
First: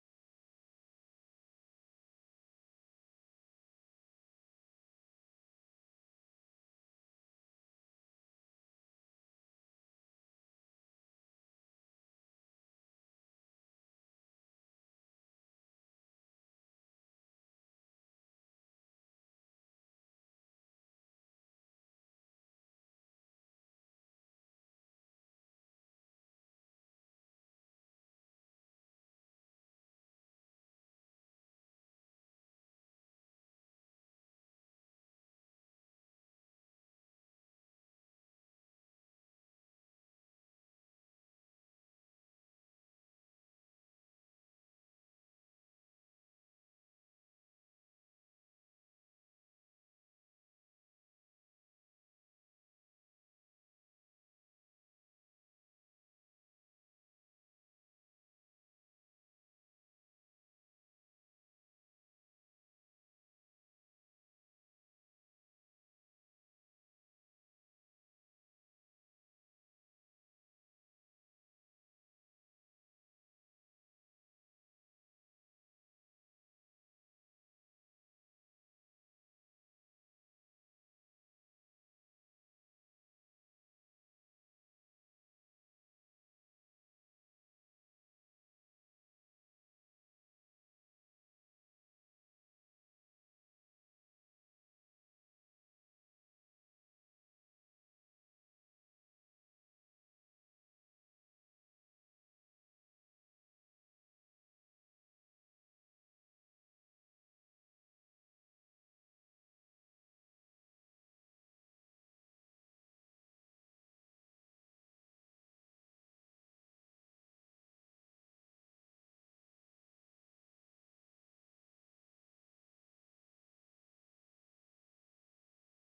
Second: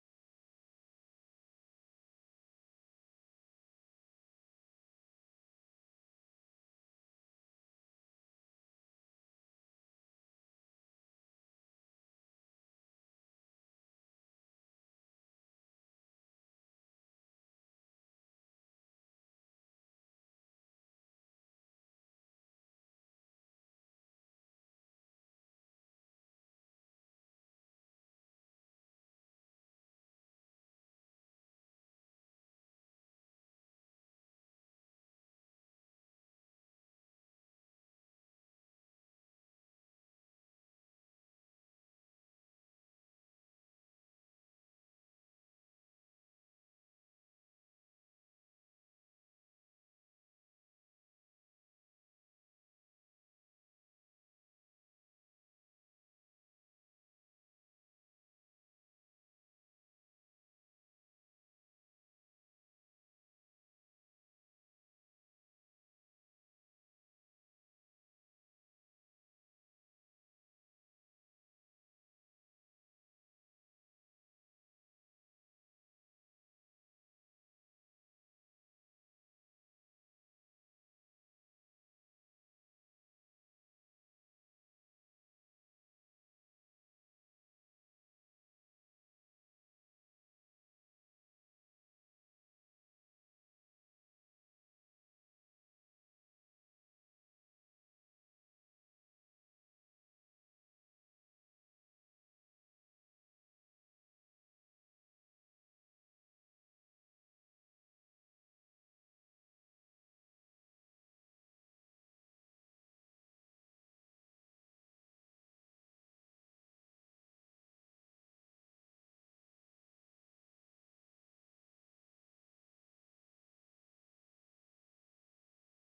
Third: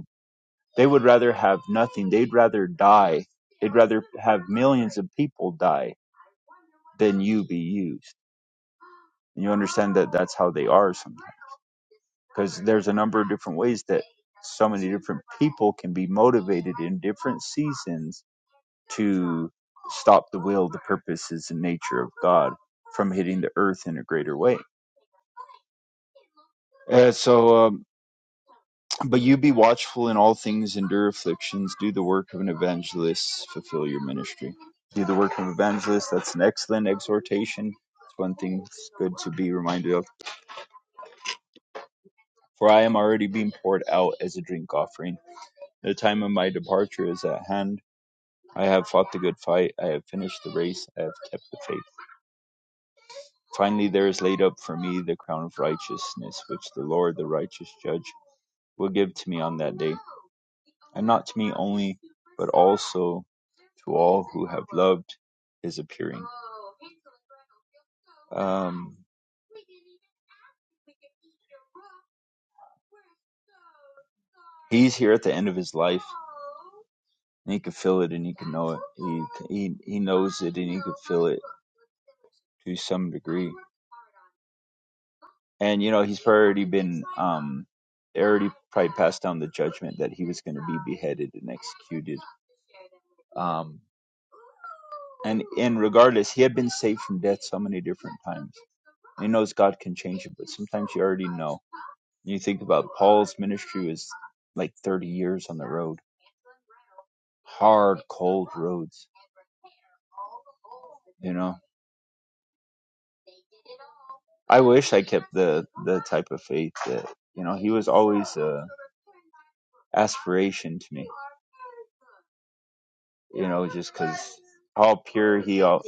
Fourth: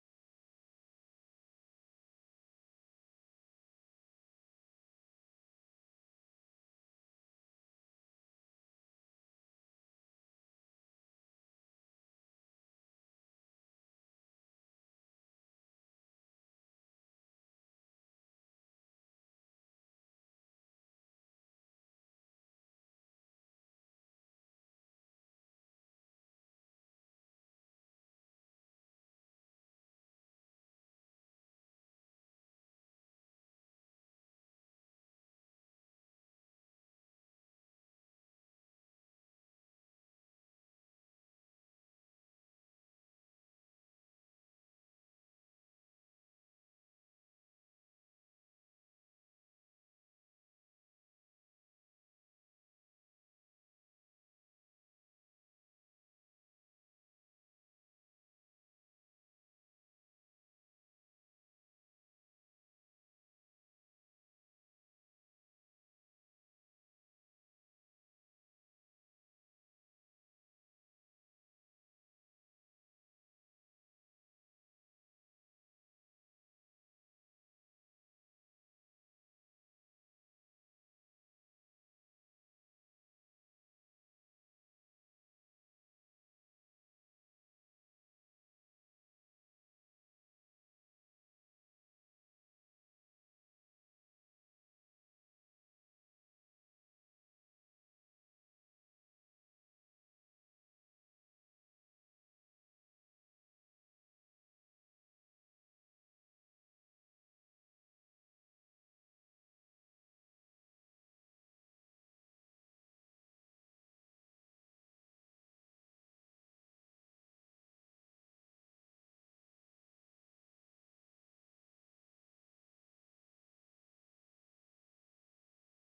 S4: They would rather have nothing. They'd rather die. They'd rather have millions of people die than you be used. And you understand that that's how they are sometimes. Because there's a number of different ways that so many different people can be motivated in different seasons to stop the will, the purposes, and nature of God from hitting the earth in a greater way. Uh, so, um, But you be watchful in all things, endure afflictions, do the work of an evangelist, fulfill your ministry. Do the work of an evangelist. That's an excellent exhortation. It's one thing it's good to be reminded of. For I am already being poured out as a drink offering. The time of my departure is at hand. I have fought the good fight. I have finished the race. I have kept the faith. Finally, there is laid up for me the crown of righteousness, which the Lord, the righteous judge, will give to me on that day, and not to me only, but also to all who have loved his appearing. Um, he's here at the end of his life, and he can feel it, and he can know it. He he he knows it, and he can feel it to some degree. And you know, he's already been um, already probably passed down the judgment that he was going to be beheaded and executed. Um, and and regardless, he had been saved from death so many different times. He knows God can change it, but sometimes you already know. You think about Paul's ministry was like 30 years on the road, hard, cold roads. You know, I wish I kept the the type of faith that you know he was always a aspiration to me. You know, just because how pure he all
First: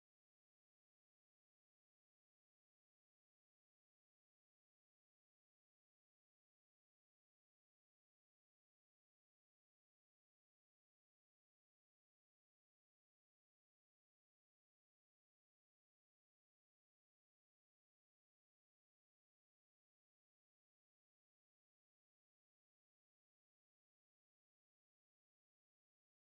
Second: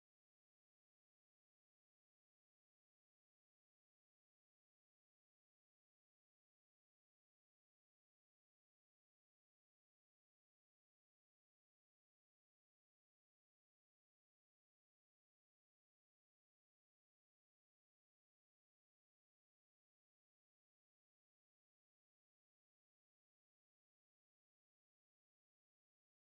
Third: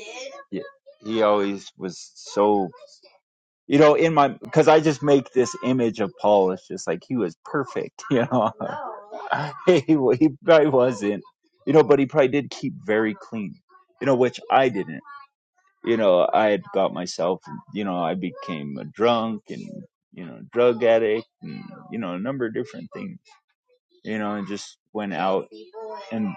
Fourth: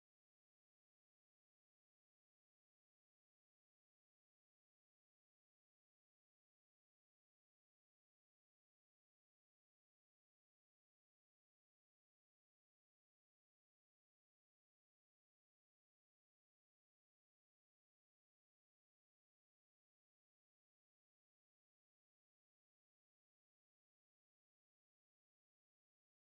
S4: he always was so you know, in my because I just make this image of Paul as just like he was perfect, you know. he he probably wasn't, you know, but he probably did keep very clean, you know, which I didn't. You know, I had got myself, you know, I became a drunk and you know drug addict and you know a number of different things, you know, and just went out and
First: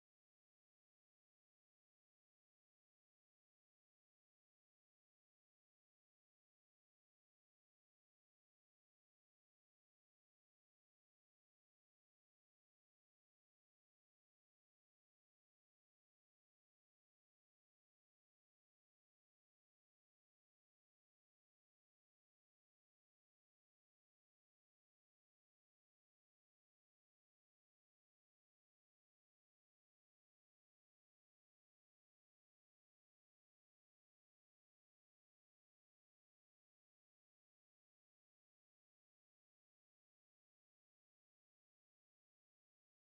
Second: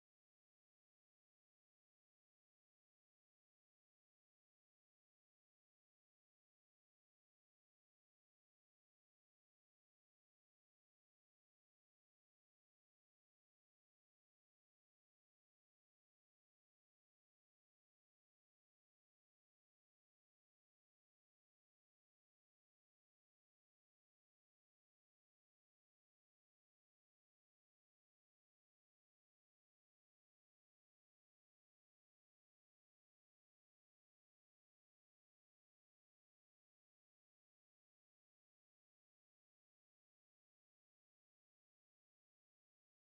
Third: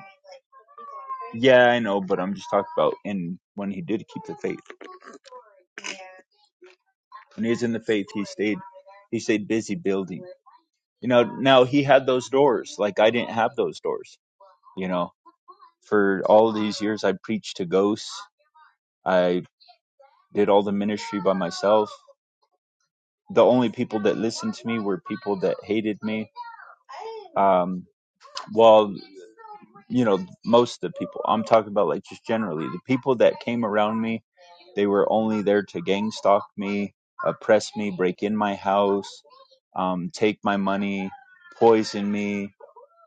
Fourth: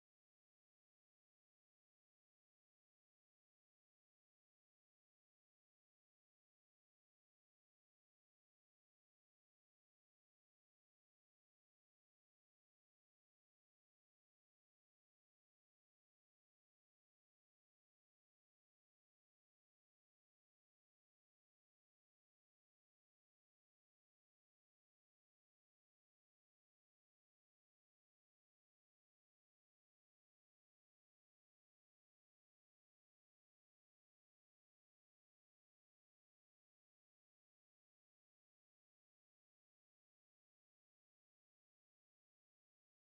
S4: yeah, I know, but I'm just talking about and when he did keep the faith. When he was in the faith, he stayed he stayed busy building you know now he had those doors like i didn't have those doors you know for all these years i preached to ghosts i did all the ministry by myself the only people that listened to me were people that hated me um, well, you know most of the people i'm talking about like just generally the people that came around me they were only there to gang stalk me oppress me break in my house um, take my money poison me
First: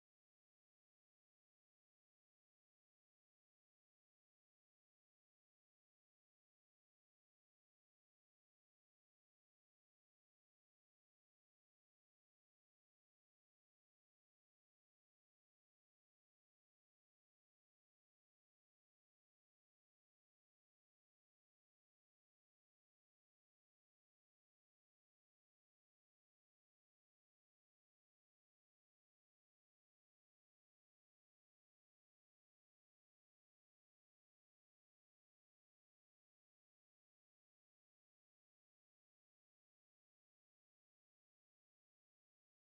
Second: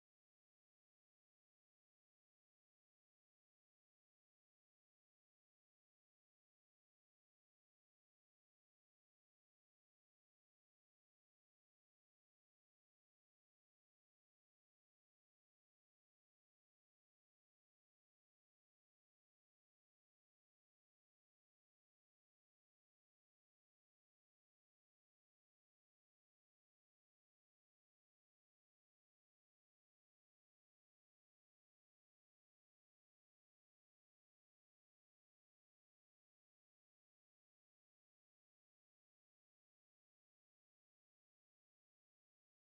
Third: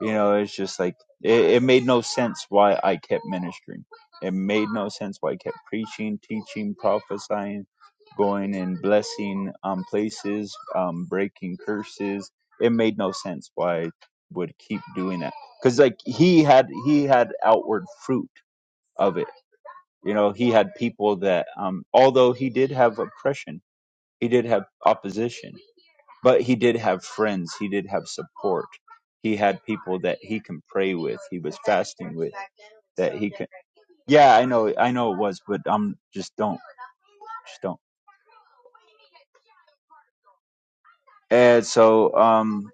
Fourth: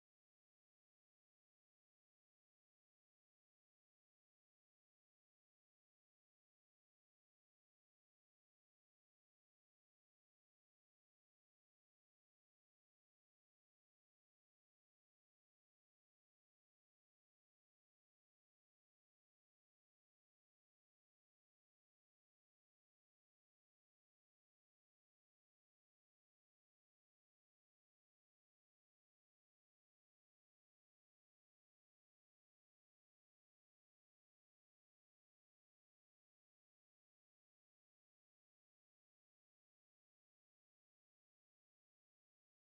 S4: you know it's just like it, it made no sense why i kept ministering it made no sense why i kept preaching teaching prophesying going and blessing um, places um, breaking curses it made no sense why i would keep doing that because like he had he had outward fruit of it you know he had people that um although he did have oppression he did have opposition but he did have friends he did have support he had people that he can pray with he was fasting with that he can yeah i know i know it was but i'm just don't just don't and so um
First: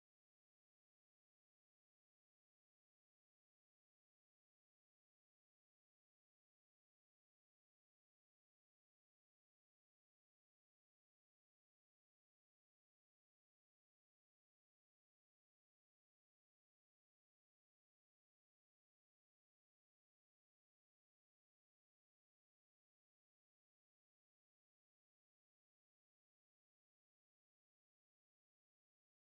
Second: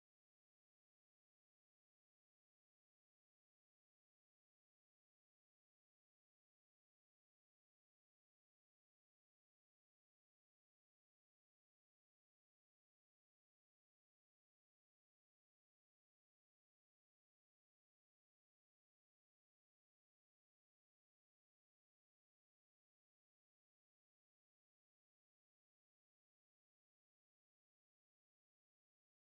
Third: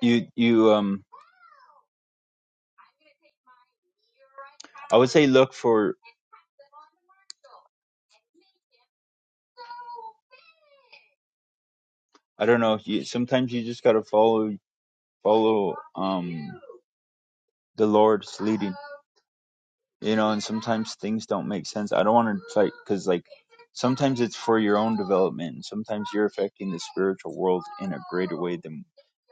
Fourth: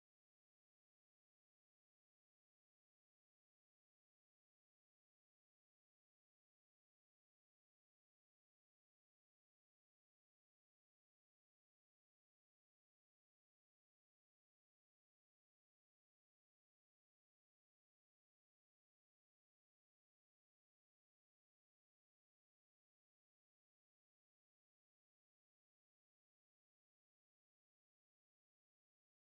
S4: you you um i would say look for I don't know. You, sometimes you just gotta follow follow um the Lord's leading, you know. And sometimes things don't make sense. I don't want to fight because like sometimes it's for your own development. And sometimes you're affecting the spiritual world in a greater way than,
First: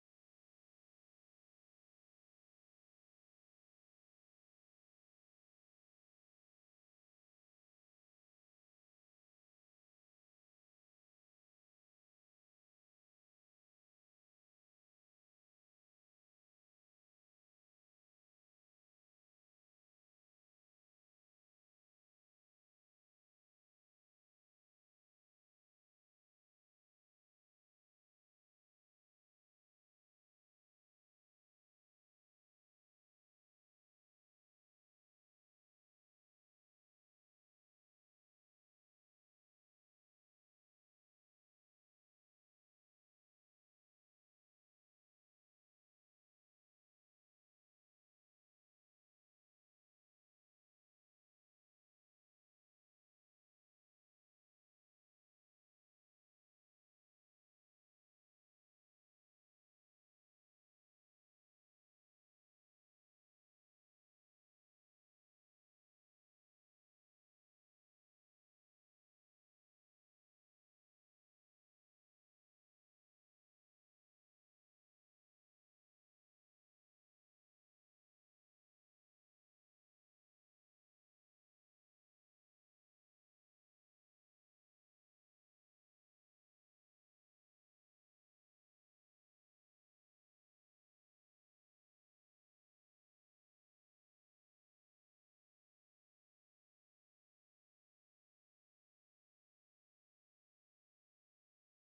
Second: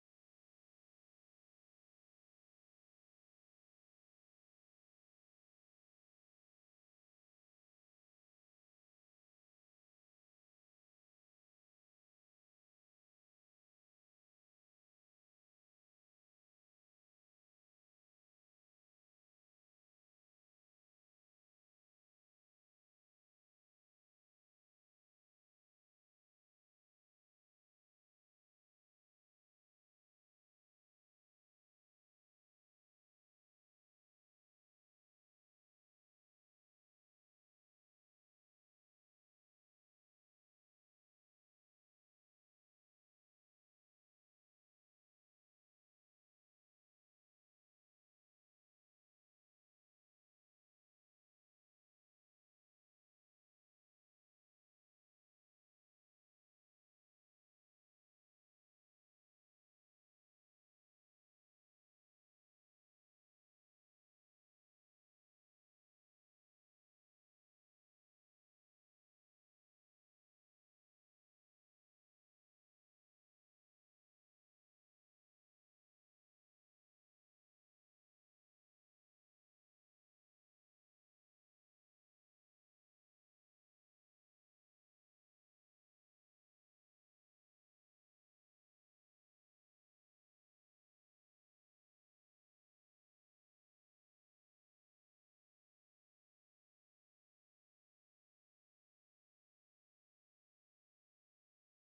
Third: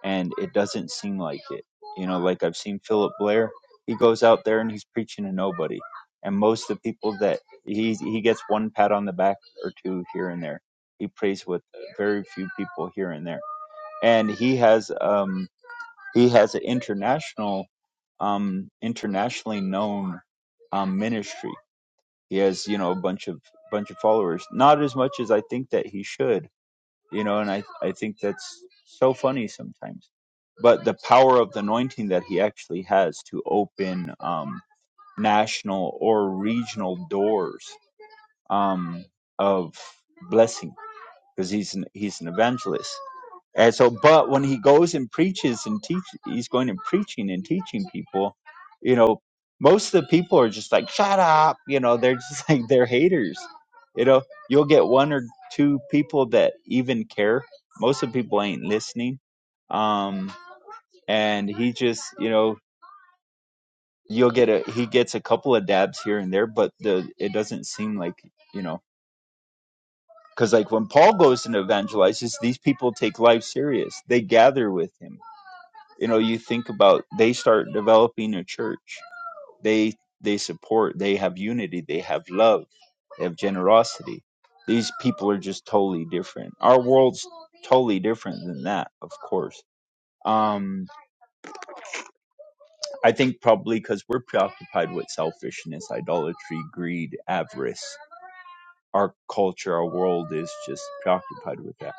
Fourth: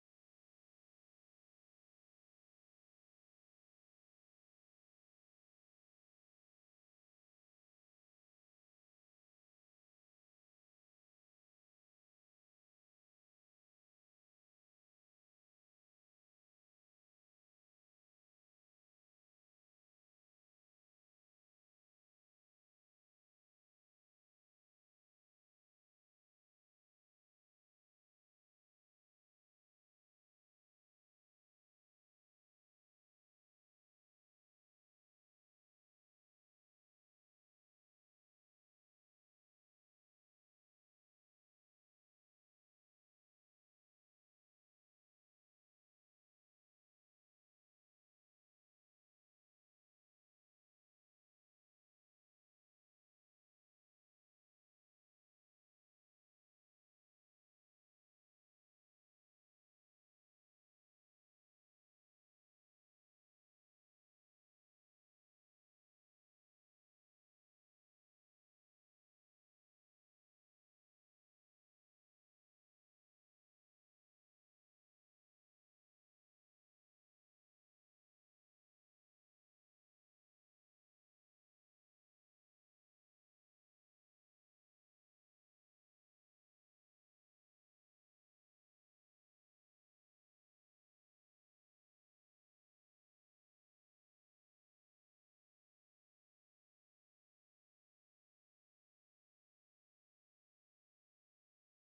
S4: and it doesn't seem like it. You know, like I've seen Philip Blair. He goes out there and he's preaching to nobody, and most of the people that he he gets one pat on the back or two here and there. He prays with very few people here and there and he has um he has an international um internationally known um ministry he has you know a bunch of bunch of followers not as much as i think that he should you know and i i think that's so funny sometimes but the power of the anointing that he actually has to open um national or regional doors um of blessing because he's an, he's an evangelist and so, but when he goes and preaches and teach, he's going and preaching and teaching people. You know, most of the people are just like, "Shut up!" You know, they're just like they're haters. You know, you'll get one or two people that even care. Most of the people ain't listening. Um, and he just, you know, you'll get a he gets a couple of dabs here and there, but the it doesn't seem like you know. Because like when Paul goes and evangelizes, these people take life serious. They gather with him you know you think about they start developing a church they they support they have unity they have love they have generosity these people are just totally different our world's totally different than that of course um i think probably because we're preoccupied with selfishness idolatry greed avarice our culture our world is just preoccupied with that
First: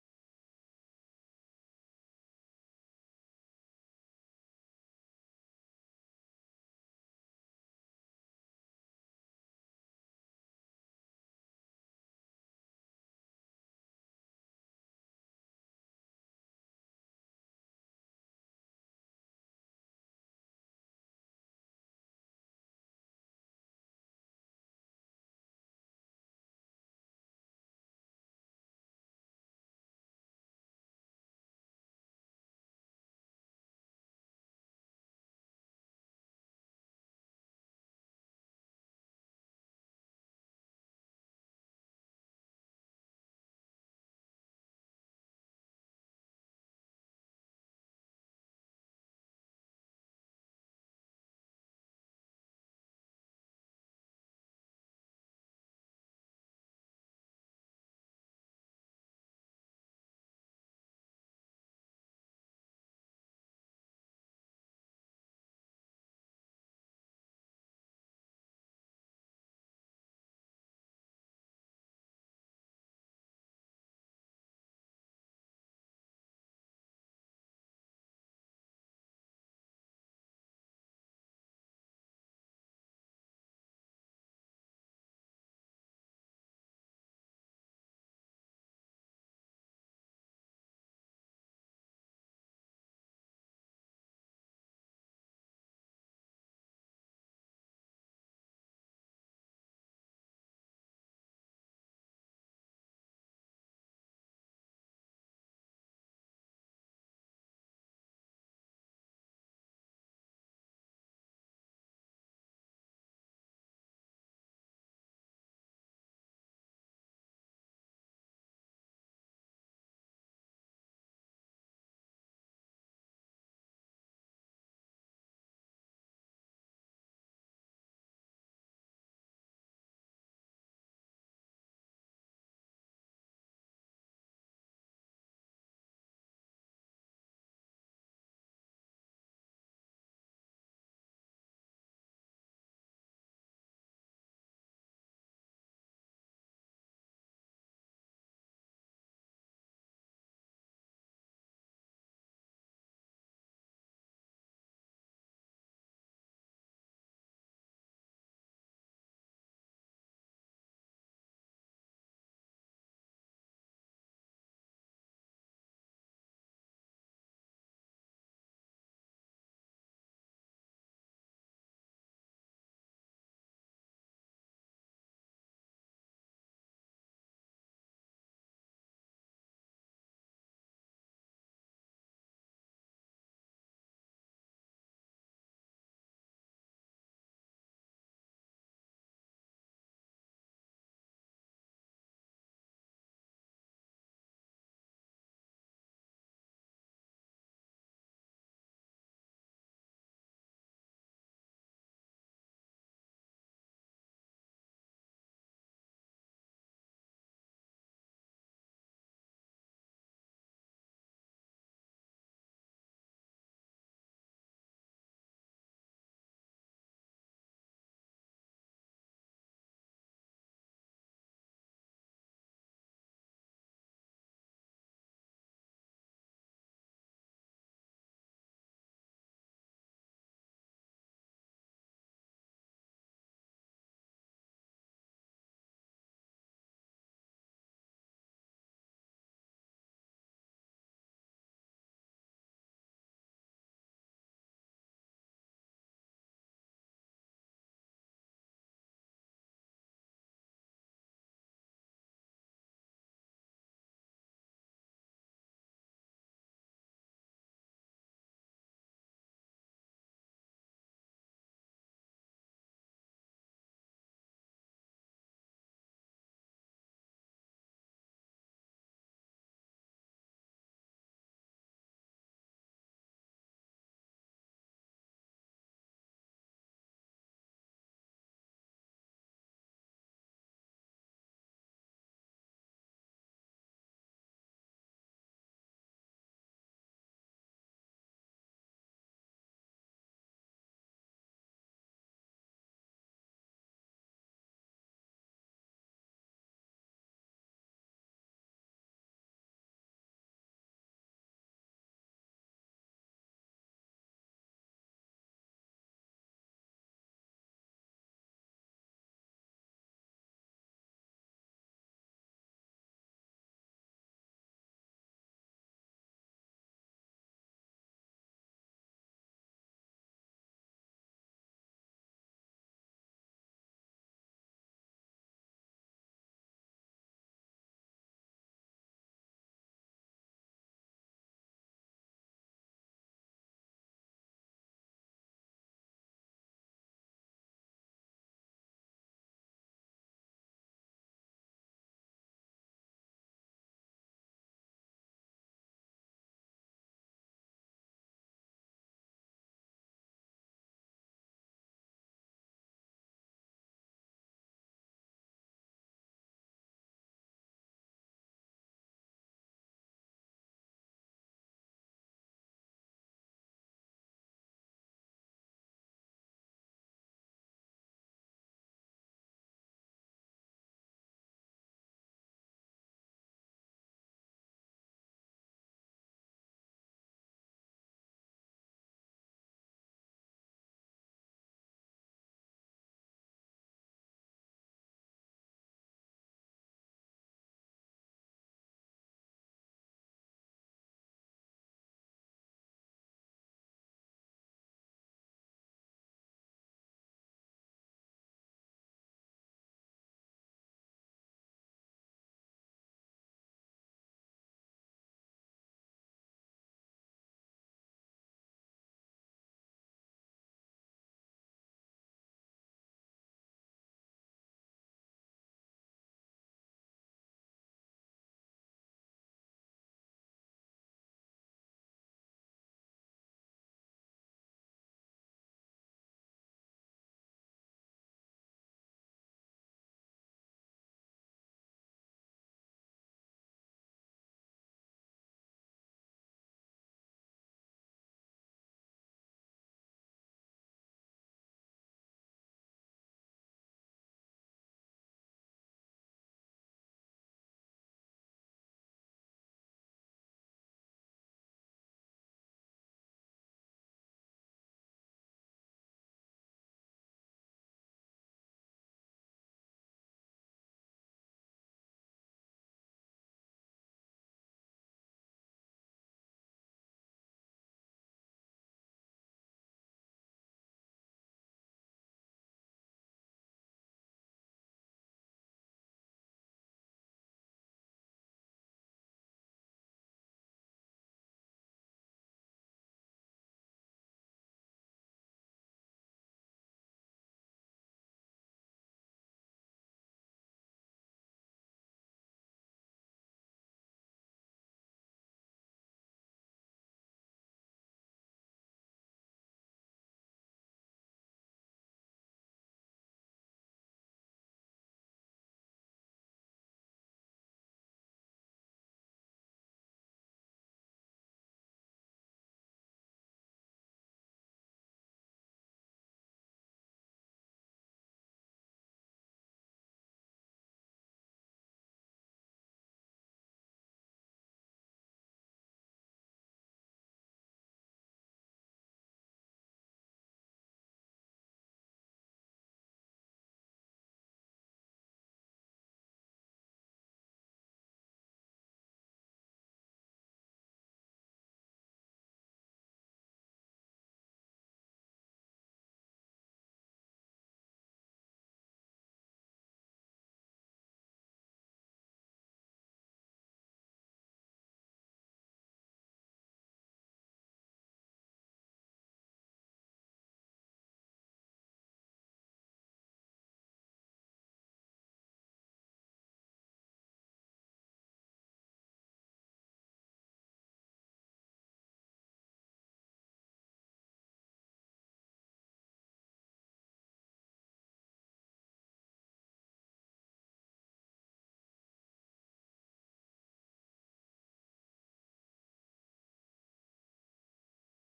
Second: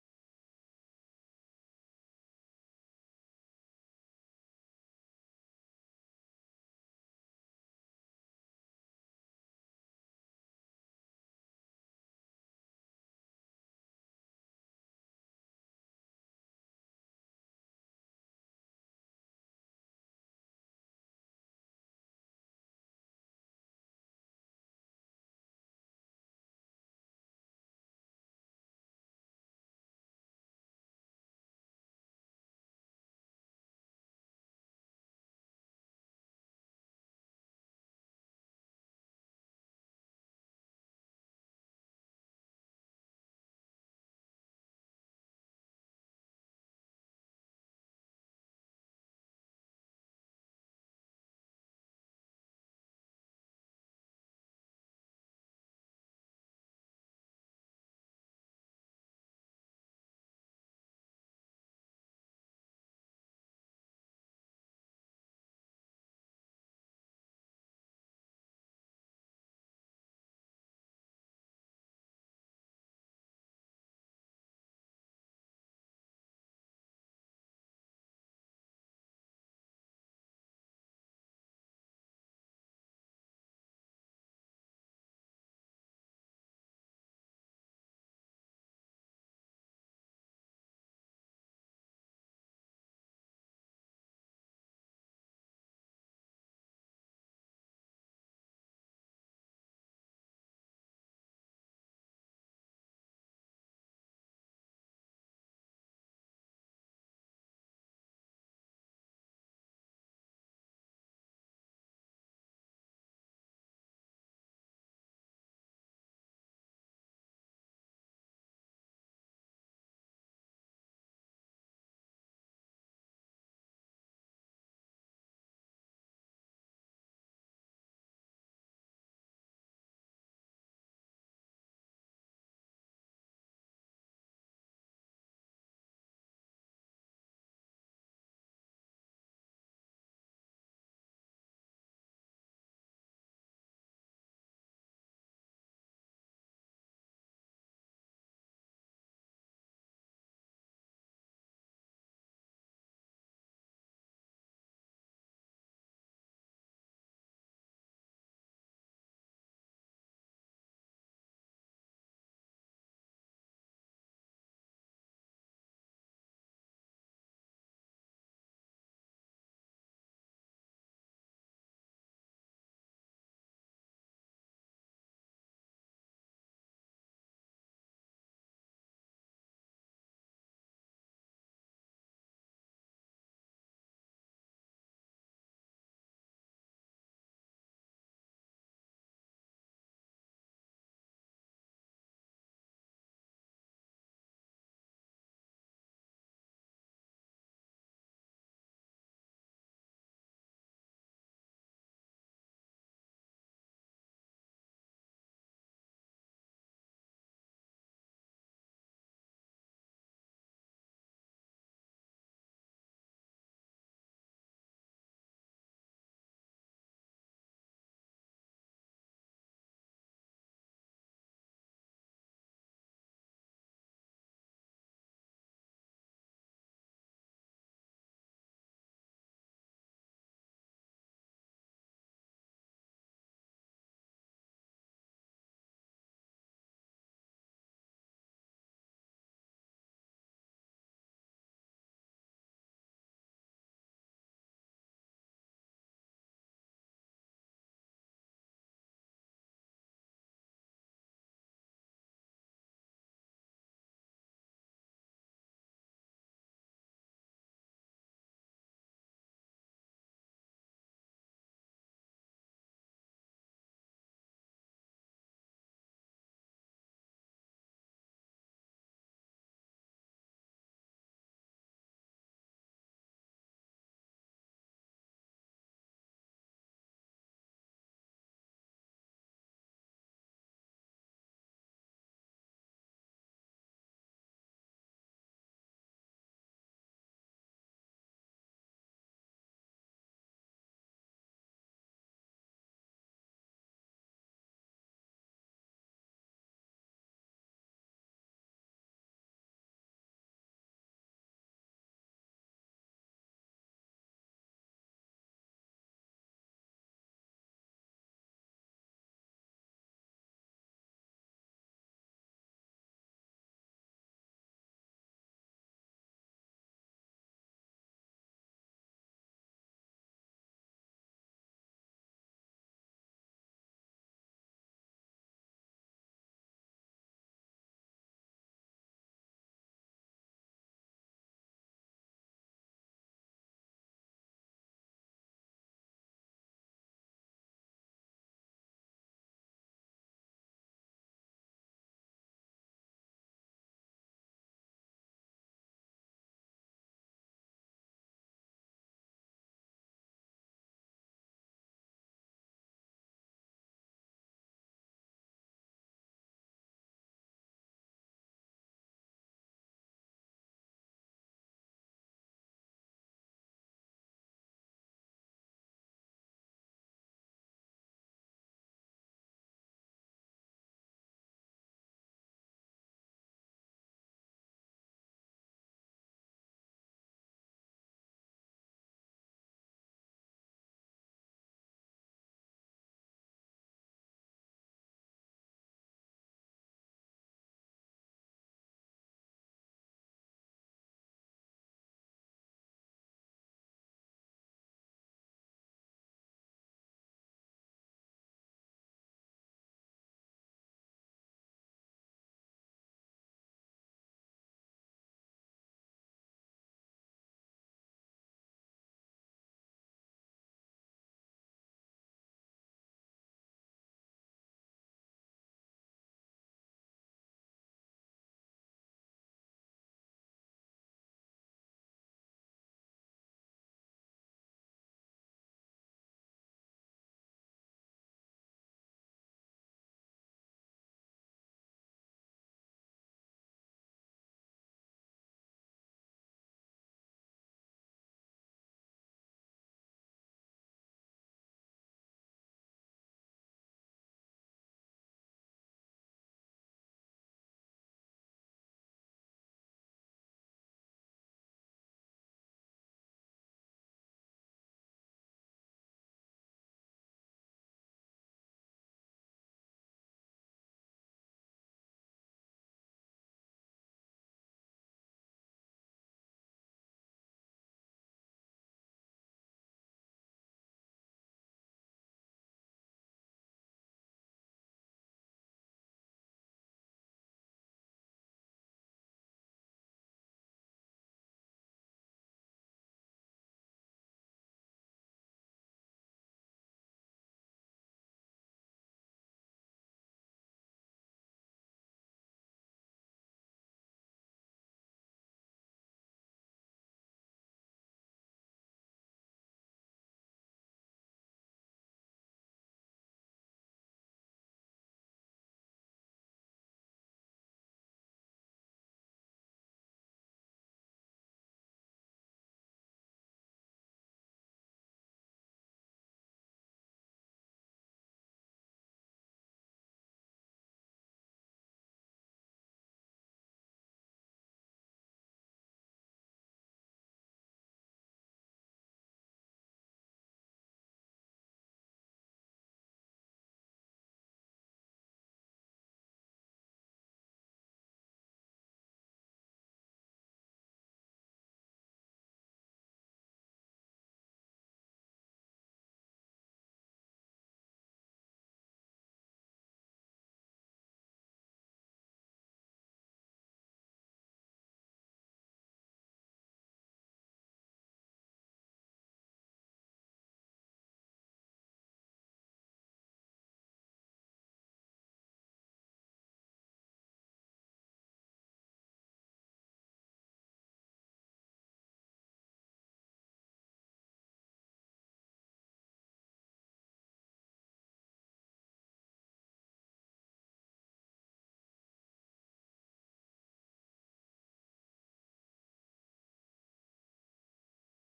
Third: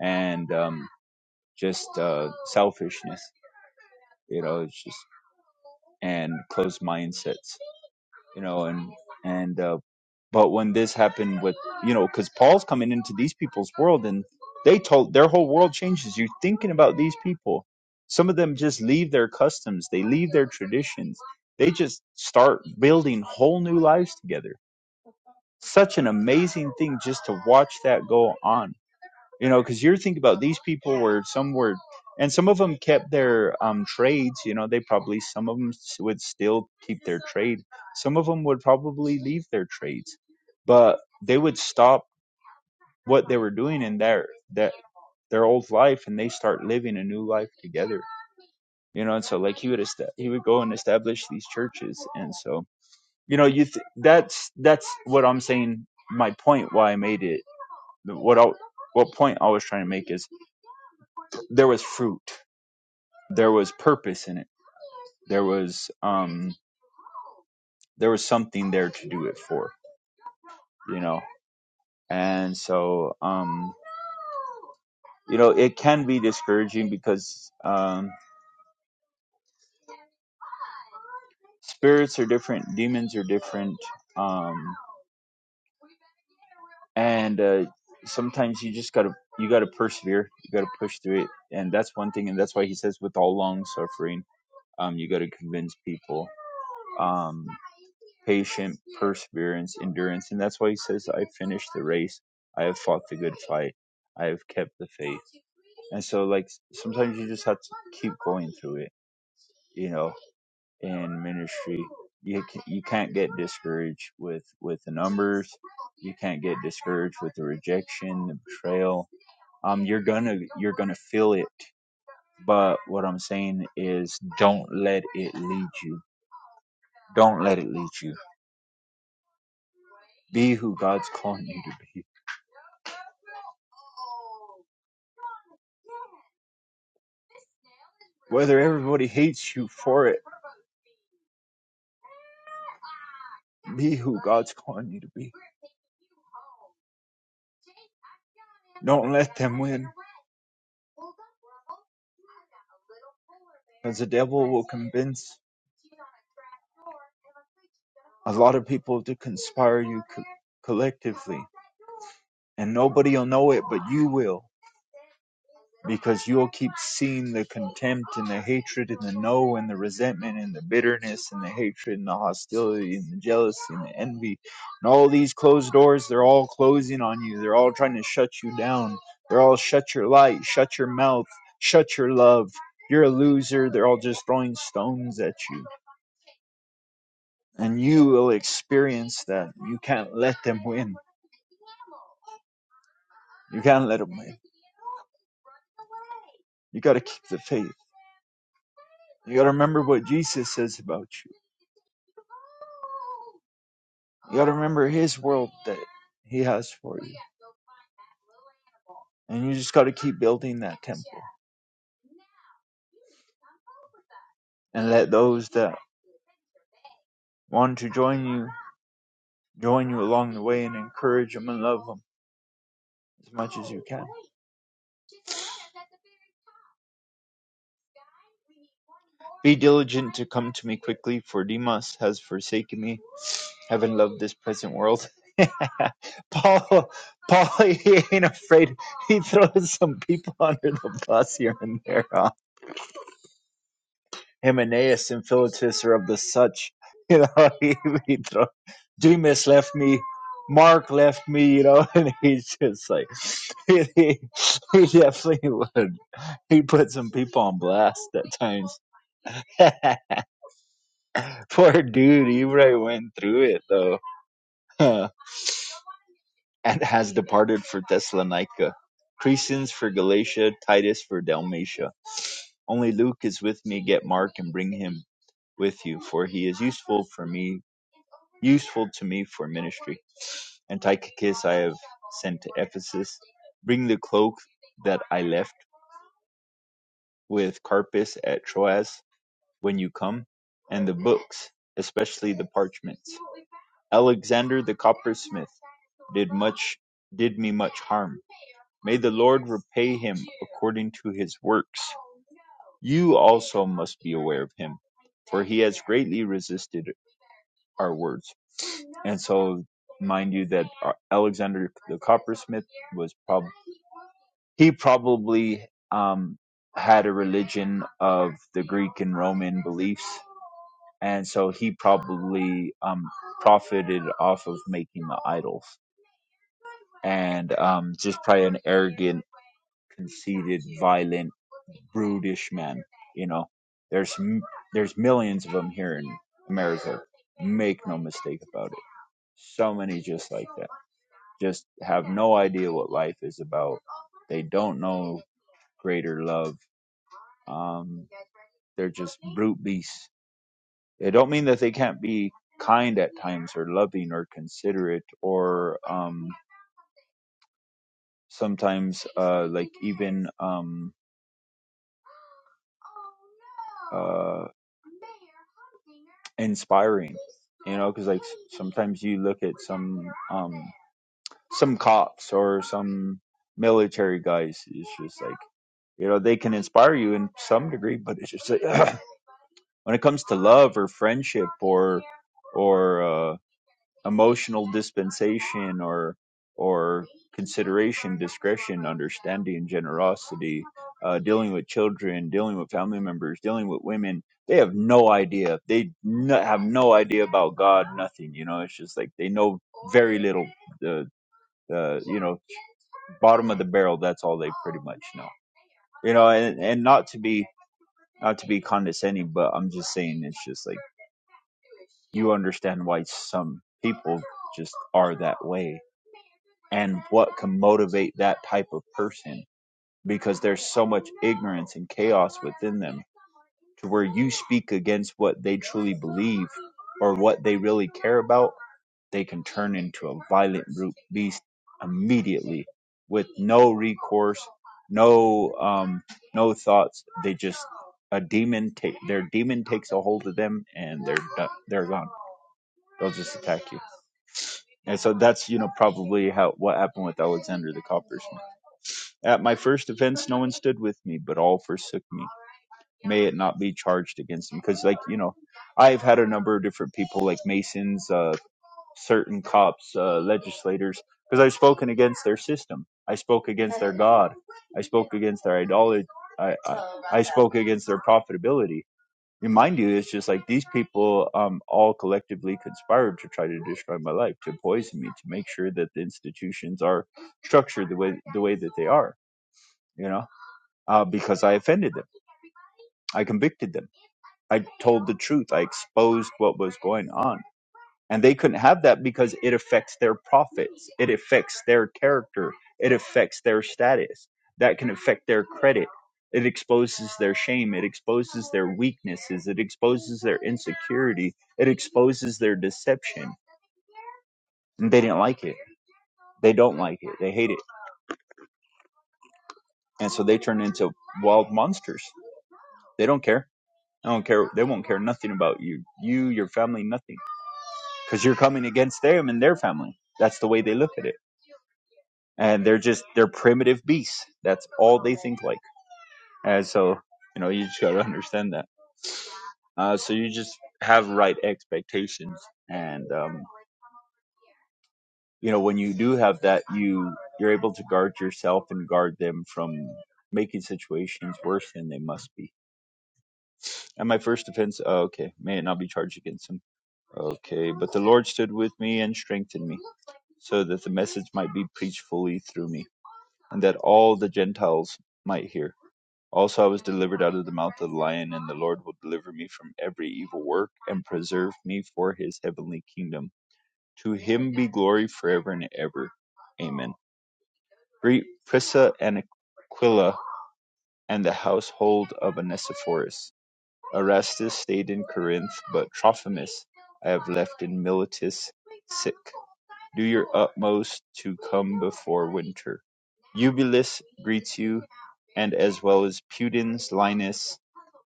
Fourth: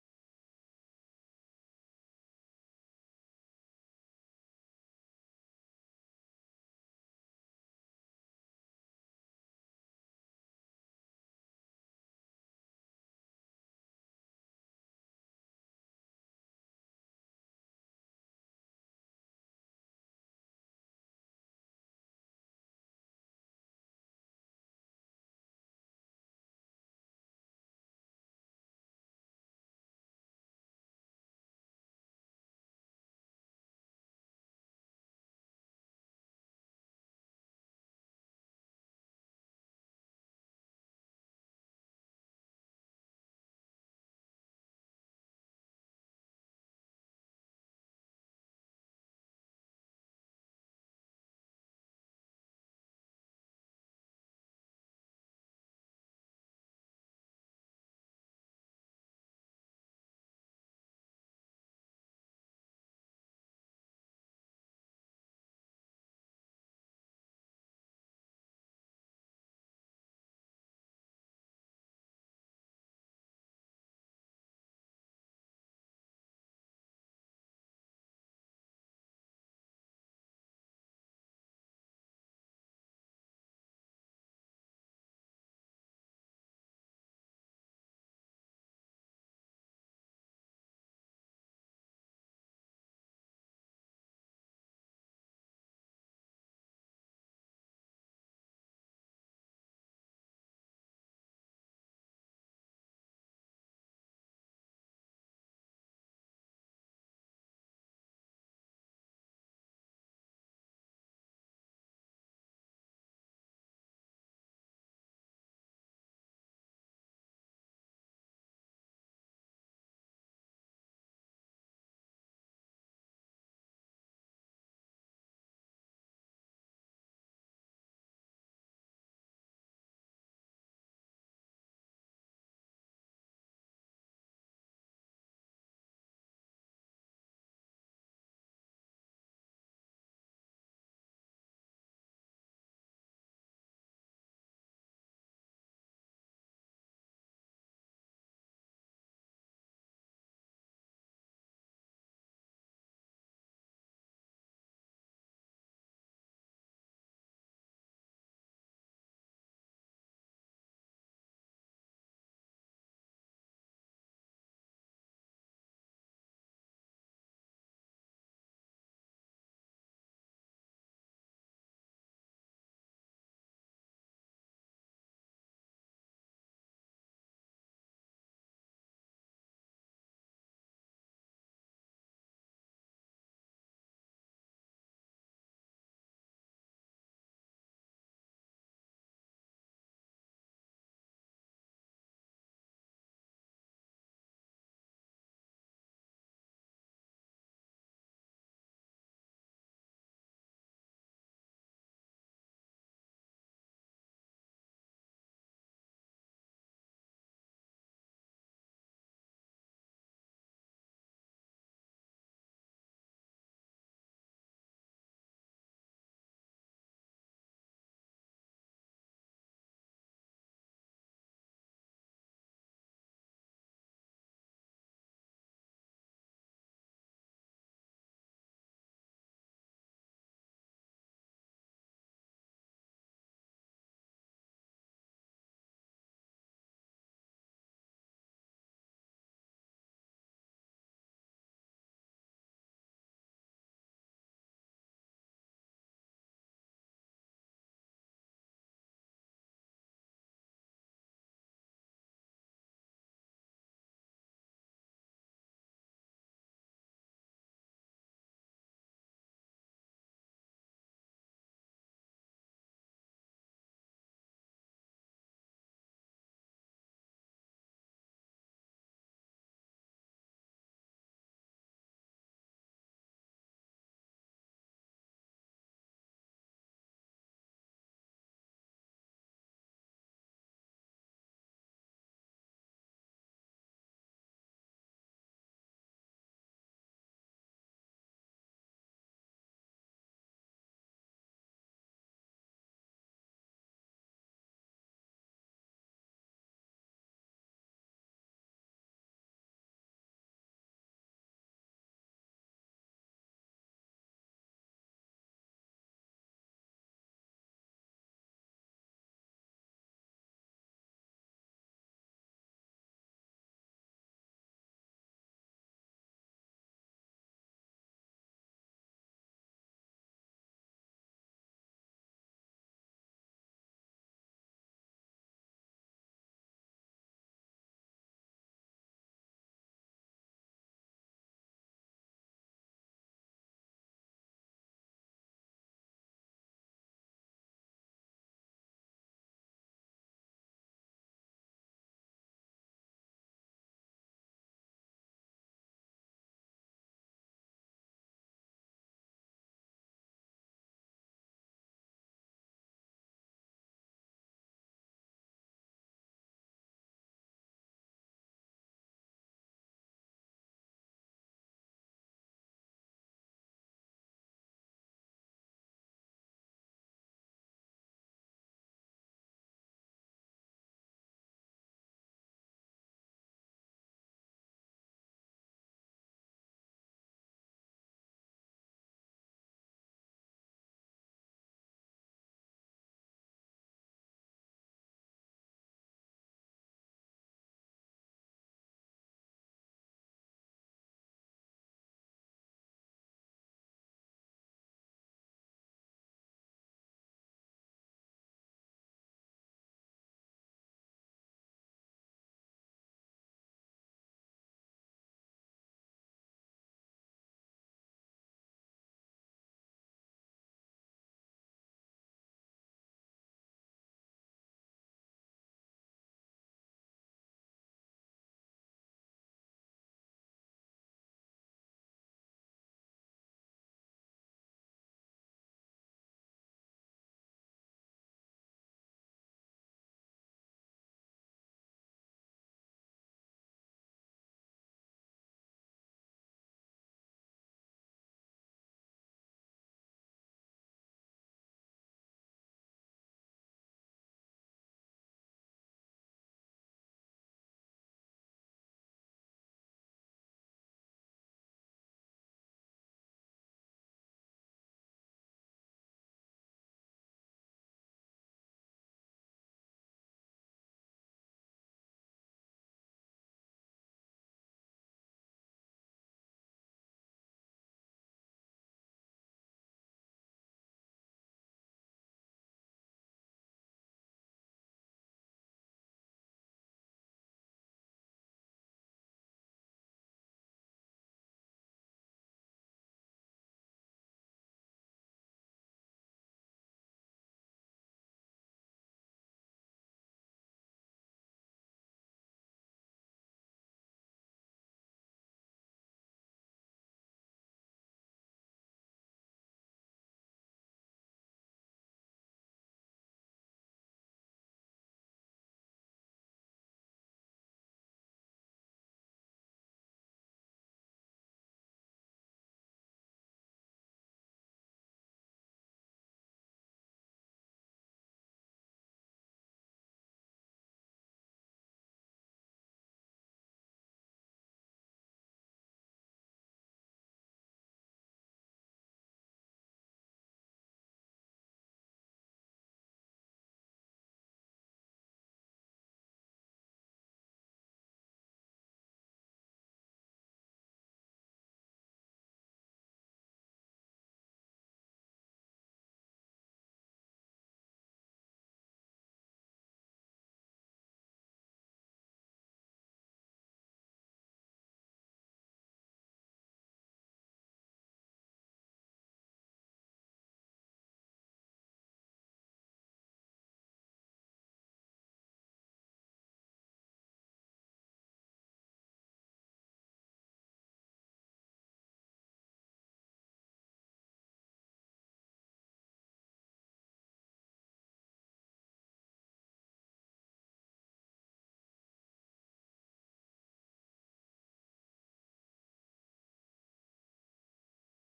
S4: and um just uh selfishness you know it's just and closed mindsets you know, and and uh, but when this happened with you know, because Paul's coming into these people's world and they told their whole world changes. You're thinking about these people. Some of them just leave their customs, they leave their traditions, they just start building whole new lives together. Such an amazing thing just to watch that go on you know because you're thinking about these people were some were and some of them kept their um, trades you know they probably some of them would still keep their trade some of them would probably leave their trades but they would stop what they were doing in their that their old life and they start living a new life together you know and so like he would est- he would go and establish these churches and so you know you th- that's that's what i'm saying my point why i made it what I, what point i was trying to make is there was fruit there was purpose in it. There was um there was something there to do it for, you know. And so um you know, it can be discouraging because um spirits are different, demons are different. Um and uh sometimes you just got to you got to persevere, you got to push through it. And that's one thing and that's why he says with all long suffering, um you got to convince people. Um patient perseverance, endurance. And that's why he says, I finished the race. I have fought the good fight. I have kept the faith. And so, like, sometimes you just have to keep going through it, you know, in ministry. You, ca- you can't get discouraged with, with the numbers. You can't get discouraged with the rejection, the betrayal. Um, you're gonna you're gonna feel it, but what I'm saying is, don't let it lead you. Don't let it lead you be who God's calling you to be. Whether everybody hates you for it, be who God's calling you to be. Don't let them win, because the devil will convince a lot of people to conspire you co- collectively, and nobody will know it, but you will. because you'll keep seeing the contempt and the hatred and the no and the resentment and the bitterness and the hatred and the hostility and the jealousy and the envy and all these closed doors they're all closing on you they're all trying to shut you down they're all shut your light shut your mouth shut your love you're a loser they're all just throwing stones at you and you will experience that you can't let them win you can't let them win you got to keep the faith You gotta remember what Jesus says about you. You gotta remember His world that He has for you. And you just gotta keep building that temple and let those that want to join you join you along the way and encourage them and love them as much as you can. Be diligent to come to me quickly, for Demas has forsaken me, having loved this present world. Paul, Paul, he ain't afraid. He throws some people under the bus here and there. huh? Hymenaeus and Philetus are of the such. You know, he, he throw, Demas left me. Mark left me, you know, and he's just like, he, he, he definitely would. He put some people on blast at times. Poor dude, Ibra went through it though, and has departed for Thessalonica, Crescens for Galatia, Titus for Dalmatia. Only Luke is with me. Get Mark and bring him with you, for he is useful for me, useful to me for ministry. And Tychicus I have sent to Ephesus. Bring the cloak that I left with Carpus at Troas when you come, and the books, especially the parchments. Alexander the coppersmith did much did me much harm. May the Lord repay him according to his works. You also must be aware of him, for he has greatly resisted our words. And so, mind you, that uh, Alexander the coppersmith was prob he probably um, had a religion of the Greek and Roman beliefs, and so he probably um, profited off of making the idols and um, just probably an arrogant, conceited, violent, brutish man. You know, there's there's millions of them here in America. Make no mistake about it. So many just like that. Just have no idea what life is about. They don't know greater love. Um, they're just brute beasts. It don't mean that they can't be kind at times or loving or considerate or um, sometimes uh, like even um, uh inspiring you know because like s- sometimes you look at some um some cops or some military guys it's just like you know they can inspire you in some degree but it's just like, when it comes to love or friendship or or uh, emotional dispensation or or consideration discretion understanding generosity uh, dealing with children dealing with family members dealing with women they have no idea they no, have no idea about god nothing you know it's just like they know very little the the you know bottom of the barrel that's all they pretty much know you know and, and not to be not to be condescending but i'm just saying it's just like you understand why some people just are that way and what can motivate that type of person because there's so much ignorance and chaos within them to where you speak against what they truly believe or what they really care about they can turn into a violent brute beast immediately with no recourse no um no thoughts they just a demon take their demon takes a hold of them and they're done, they're gone they'll just attack you and so that's you know probably how what happened with alexander the coppersmith At my first offense, no one stood with me, but all forsook me. May it not be charged against them. Because, like, you know, I've had a number of different people, like Masons, uh, certain cops, uh, legislators, because I've spoken against their system. I spoke against their God. I spoke against their idolatry. I, I, I spoke against their profitability. And mind you, it's just like these people um, all collectively conspired to try to destroy my life, to poison me, to make sure that the institutions are structured the way the way that they are. You know, uh, because I offended them. I convicted them. I told the truth. I exposed what was going on. And they couldn't have that because it affects their profits, it affects their character, it affects their status. That can affect their credit. It exposes their shame, it exposes their weaknesses, it exposes their insecurity, it exposes their deception. And they didn't like it. They don't like it. They hate it. And so they turn into wild monsters. They don't care I don't care. They won't care nothing about you, you, your family, nothing, because you're coming against them and their family. That's the way they look at it, and they're just they're primitive beasts. That's all they think like, and so you know you just gotta understand that. Uh, so you just have right expectations, and um, you know when you do have that, you you're able to guard yourself and guard them from making situations worse than they must be. And my first offense, oh, okay, may it not be charged against him Okay, but the Lord stood with me and strengthened me, so that the message might be preached fully through me, and that all the Gentiles might hear. Also, I was delivered out of the mouth of the lion, and the Lord will deliver me from every evil work and preserve me for his heavenly kingdom. To him be glory forever and ever. Amen. Greet Prissa and Aquila and the household of Onesiphorus. Erastus stayed in Corinth, but Trophimus I have left in Miletus Do your utmost to come before winter. Eubulus greets you, and as well as Pudens, Linus,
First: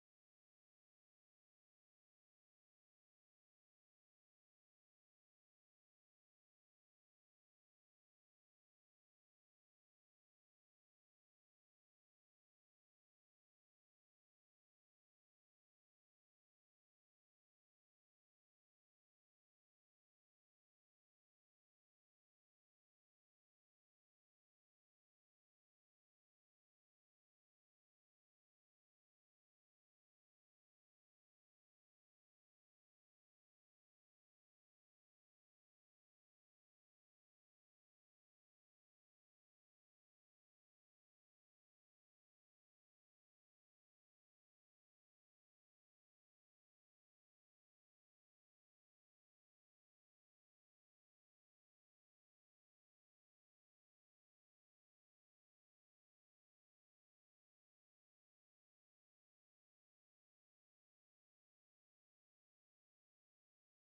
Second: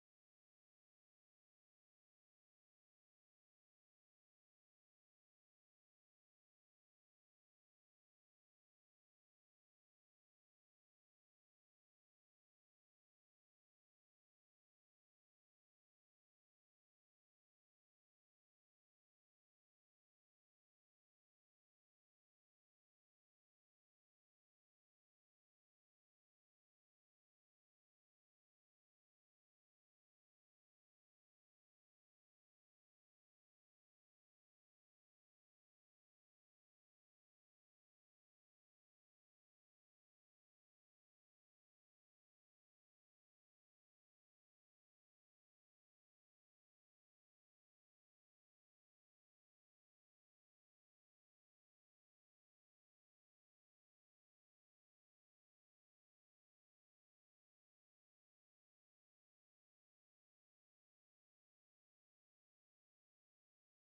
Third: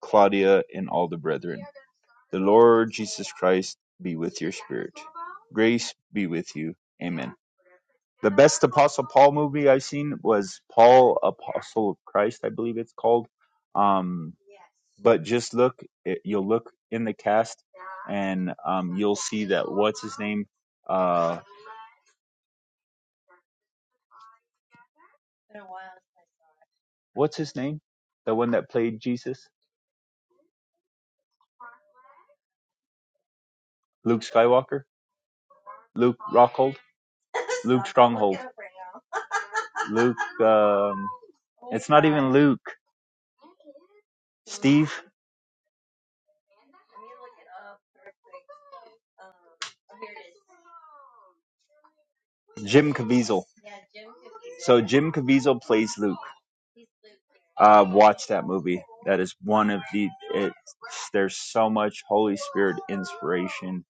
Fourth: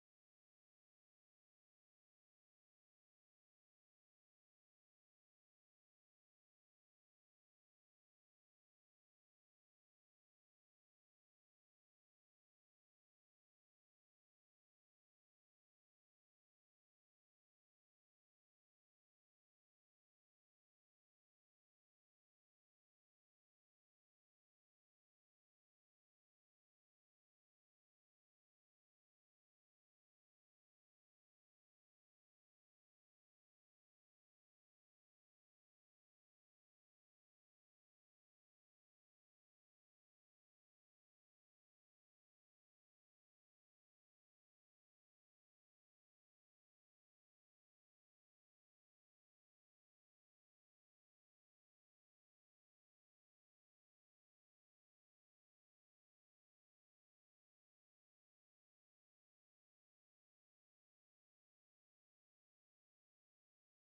S4: Claudia, and all the brethren. The Lord Jesus Christ be with your spirit. Grace be with you. Amen. The best Apostle Paul movie I've seen was Paul Apostle of Christ, I believe it's called. Um, but just look, it, you'll look in the cast, and um, you'll see that what's his name, uh, what's his name? The one that played Jesus? Luke Skywalker? Luke Rockhold? Luke Stronghold? Luke, um, it's not even Luke. Steve? Jim Caviezel. So Jim Caviezel plays Luke. Uh, watch that movie. That is one of the, it's, there's so much Holy Spirit inspiration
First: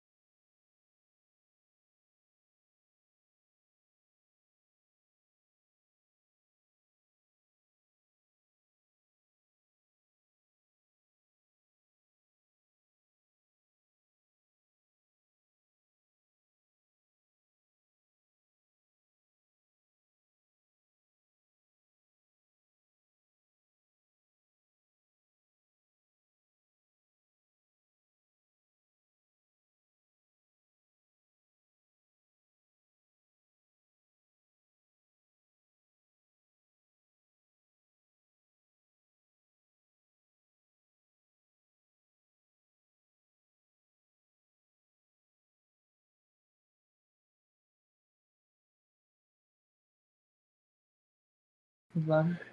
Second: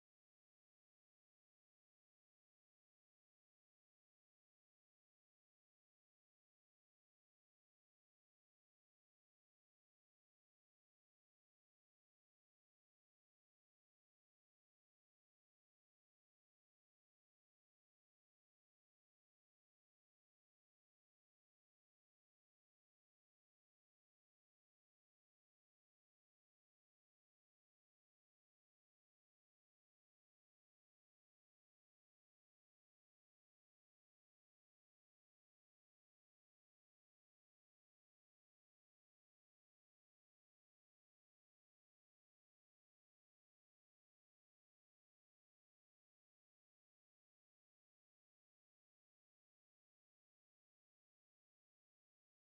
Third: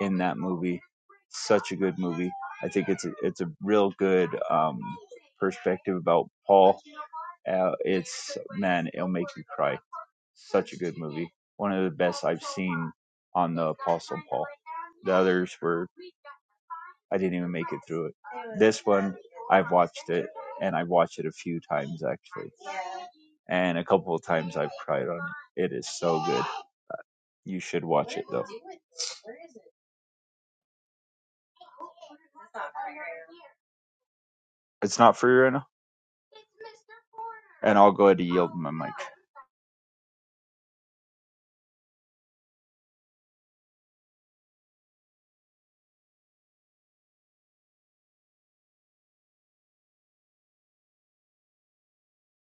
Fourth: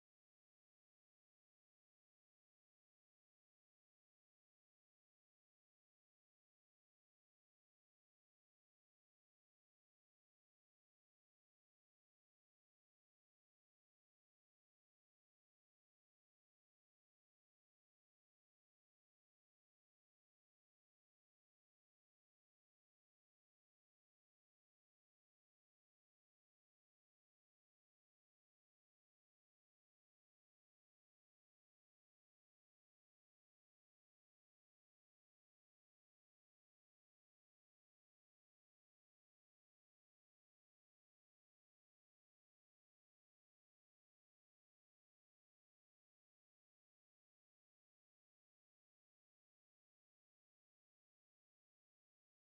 S4: in that movie. Such a good movie. I think it's a, it's a real good um, perspective about Paul Uh, it's man, it'll make you cry. Such a good movie. One of the best I've seen on the Apostle Paul. The others were I didn't even make it through it. This one I've watched it and I've watched it a few times actually. And a couple of times I've cried on it. It is so good. You should watch it though. It's not free right now. And I'll go ahead and yield my mic.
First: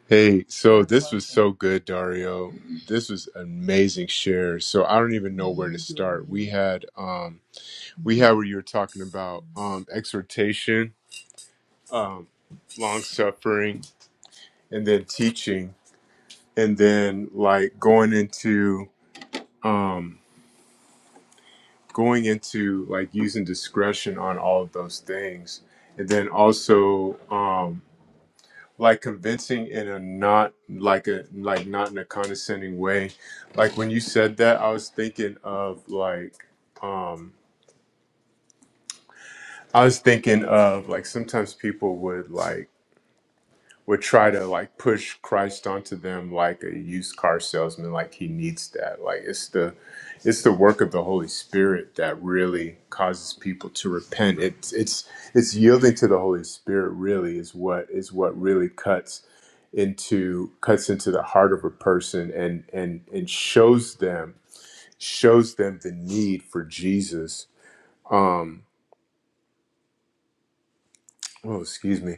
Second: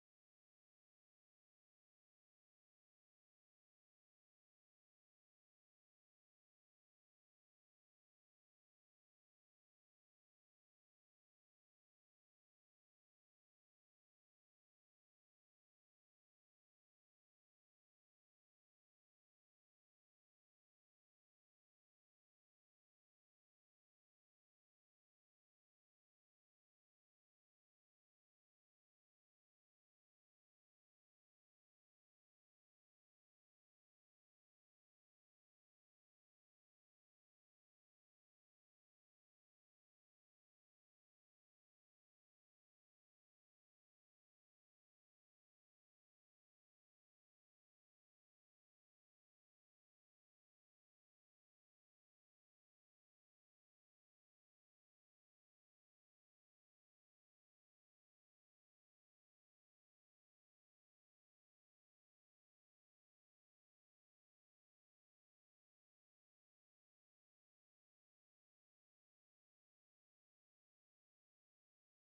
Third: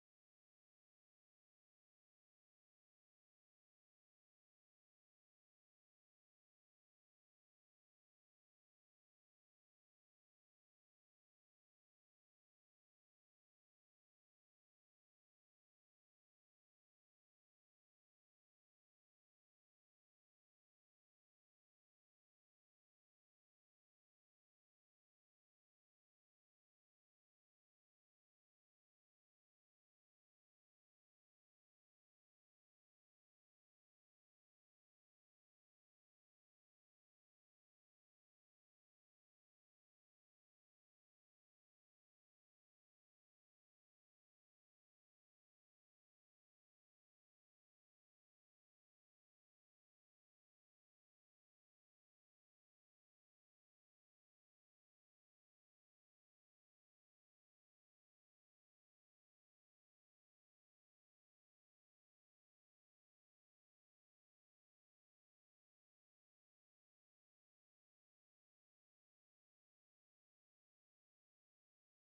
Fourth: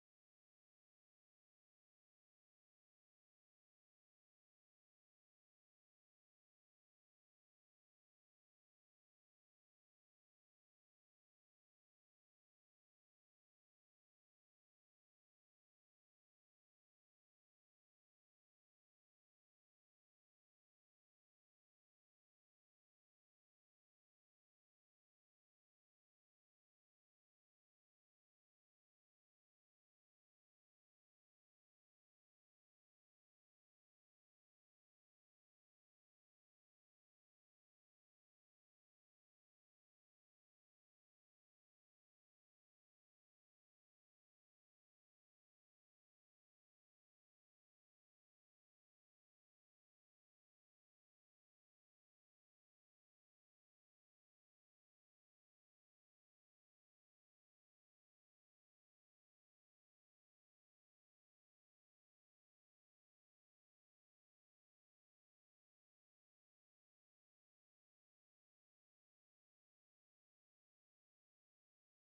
S1: hey, so this was so good, Dario. This was amazing share. So I don't even know where to start. We had um, we had where you were talking about um, exhortation, um, long suffering, and then teaching, and then like going into um going into like using discretion on all of those things and then also um like convincing in a not like a like not in a condescending way like when you said that i was thinking of like um i was thinking of like sometimes people would like would try to like push Christ onto them like a used car salesman, like he needs that. Like it's the it's the work of the Holy Spirit that really causes people to repent. It's it's it's yielding to the Holy Spirit really is what is what really cuts into cuts into the heart of a person and and and shows them shows them the need for Jesus. Um Oh, excuse me.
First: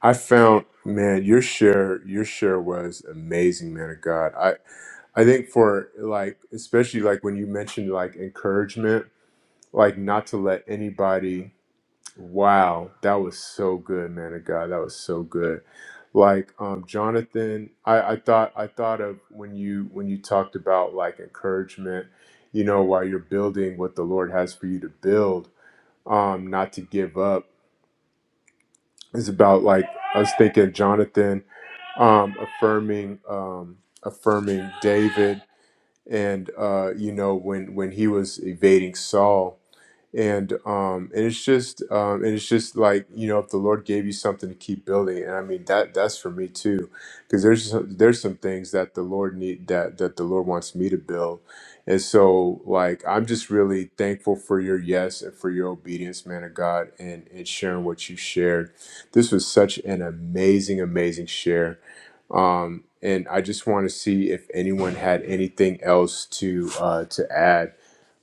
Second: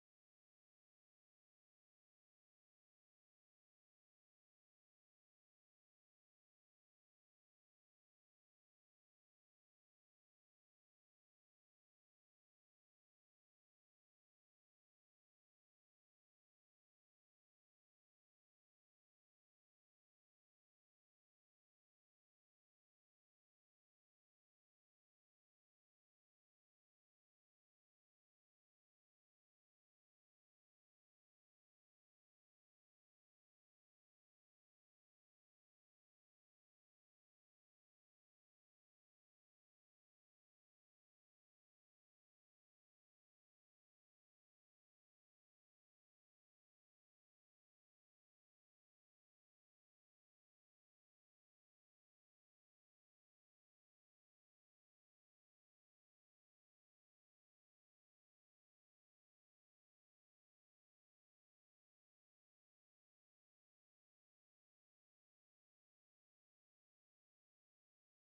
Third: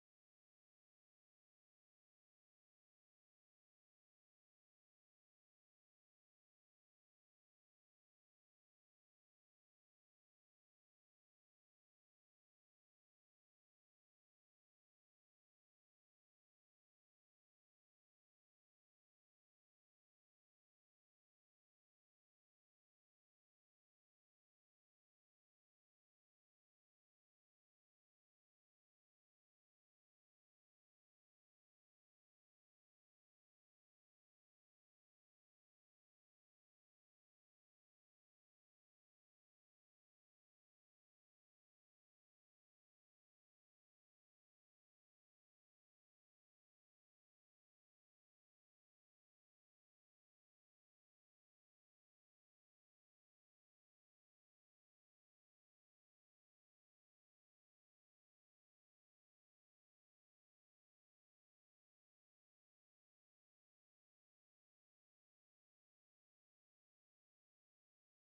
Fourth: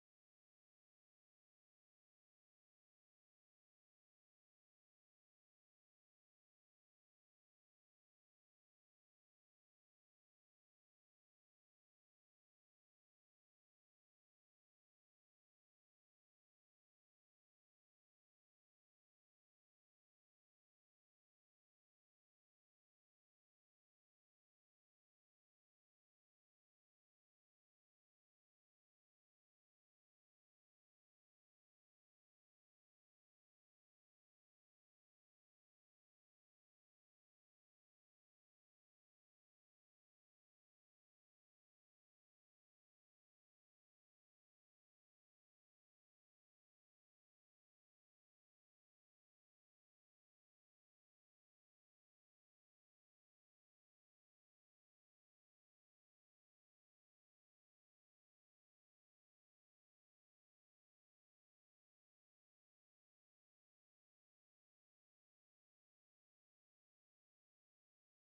S1: I found, man, your share, your share was amazing, man of God. I, I think for like, especially like when you mentioned like encouragement, like not to let anybody. Wow, that was so good, man of God. That was so good. Like um, Jonathan, I, I thought I thought of when you when you talked about like encouragement, you know, while you're building what the Lord has for you to build, um, not to give up it's about like I was thinking Jonathan um, affirming um, affirming David, and uh, you know when when he was evading Saul and um and it's just um and it's just like you know if the lord gave you something to keep building and i mean that that's for me too because there's some- there's some things that the lord need that that the lord wants me to build and so like i'm just really thankful for your yes and for your obedience man of god and and sharing what you shared this was such an amazing amazing share um and i just want to see if anyone had anything else to uh to add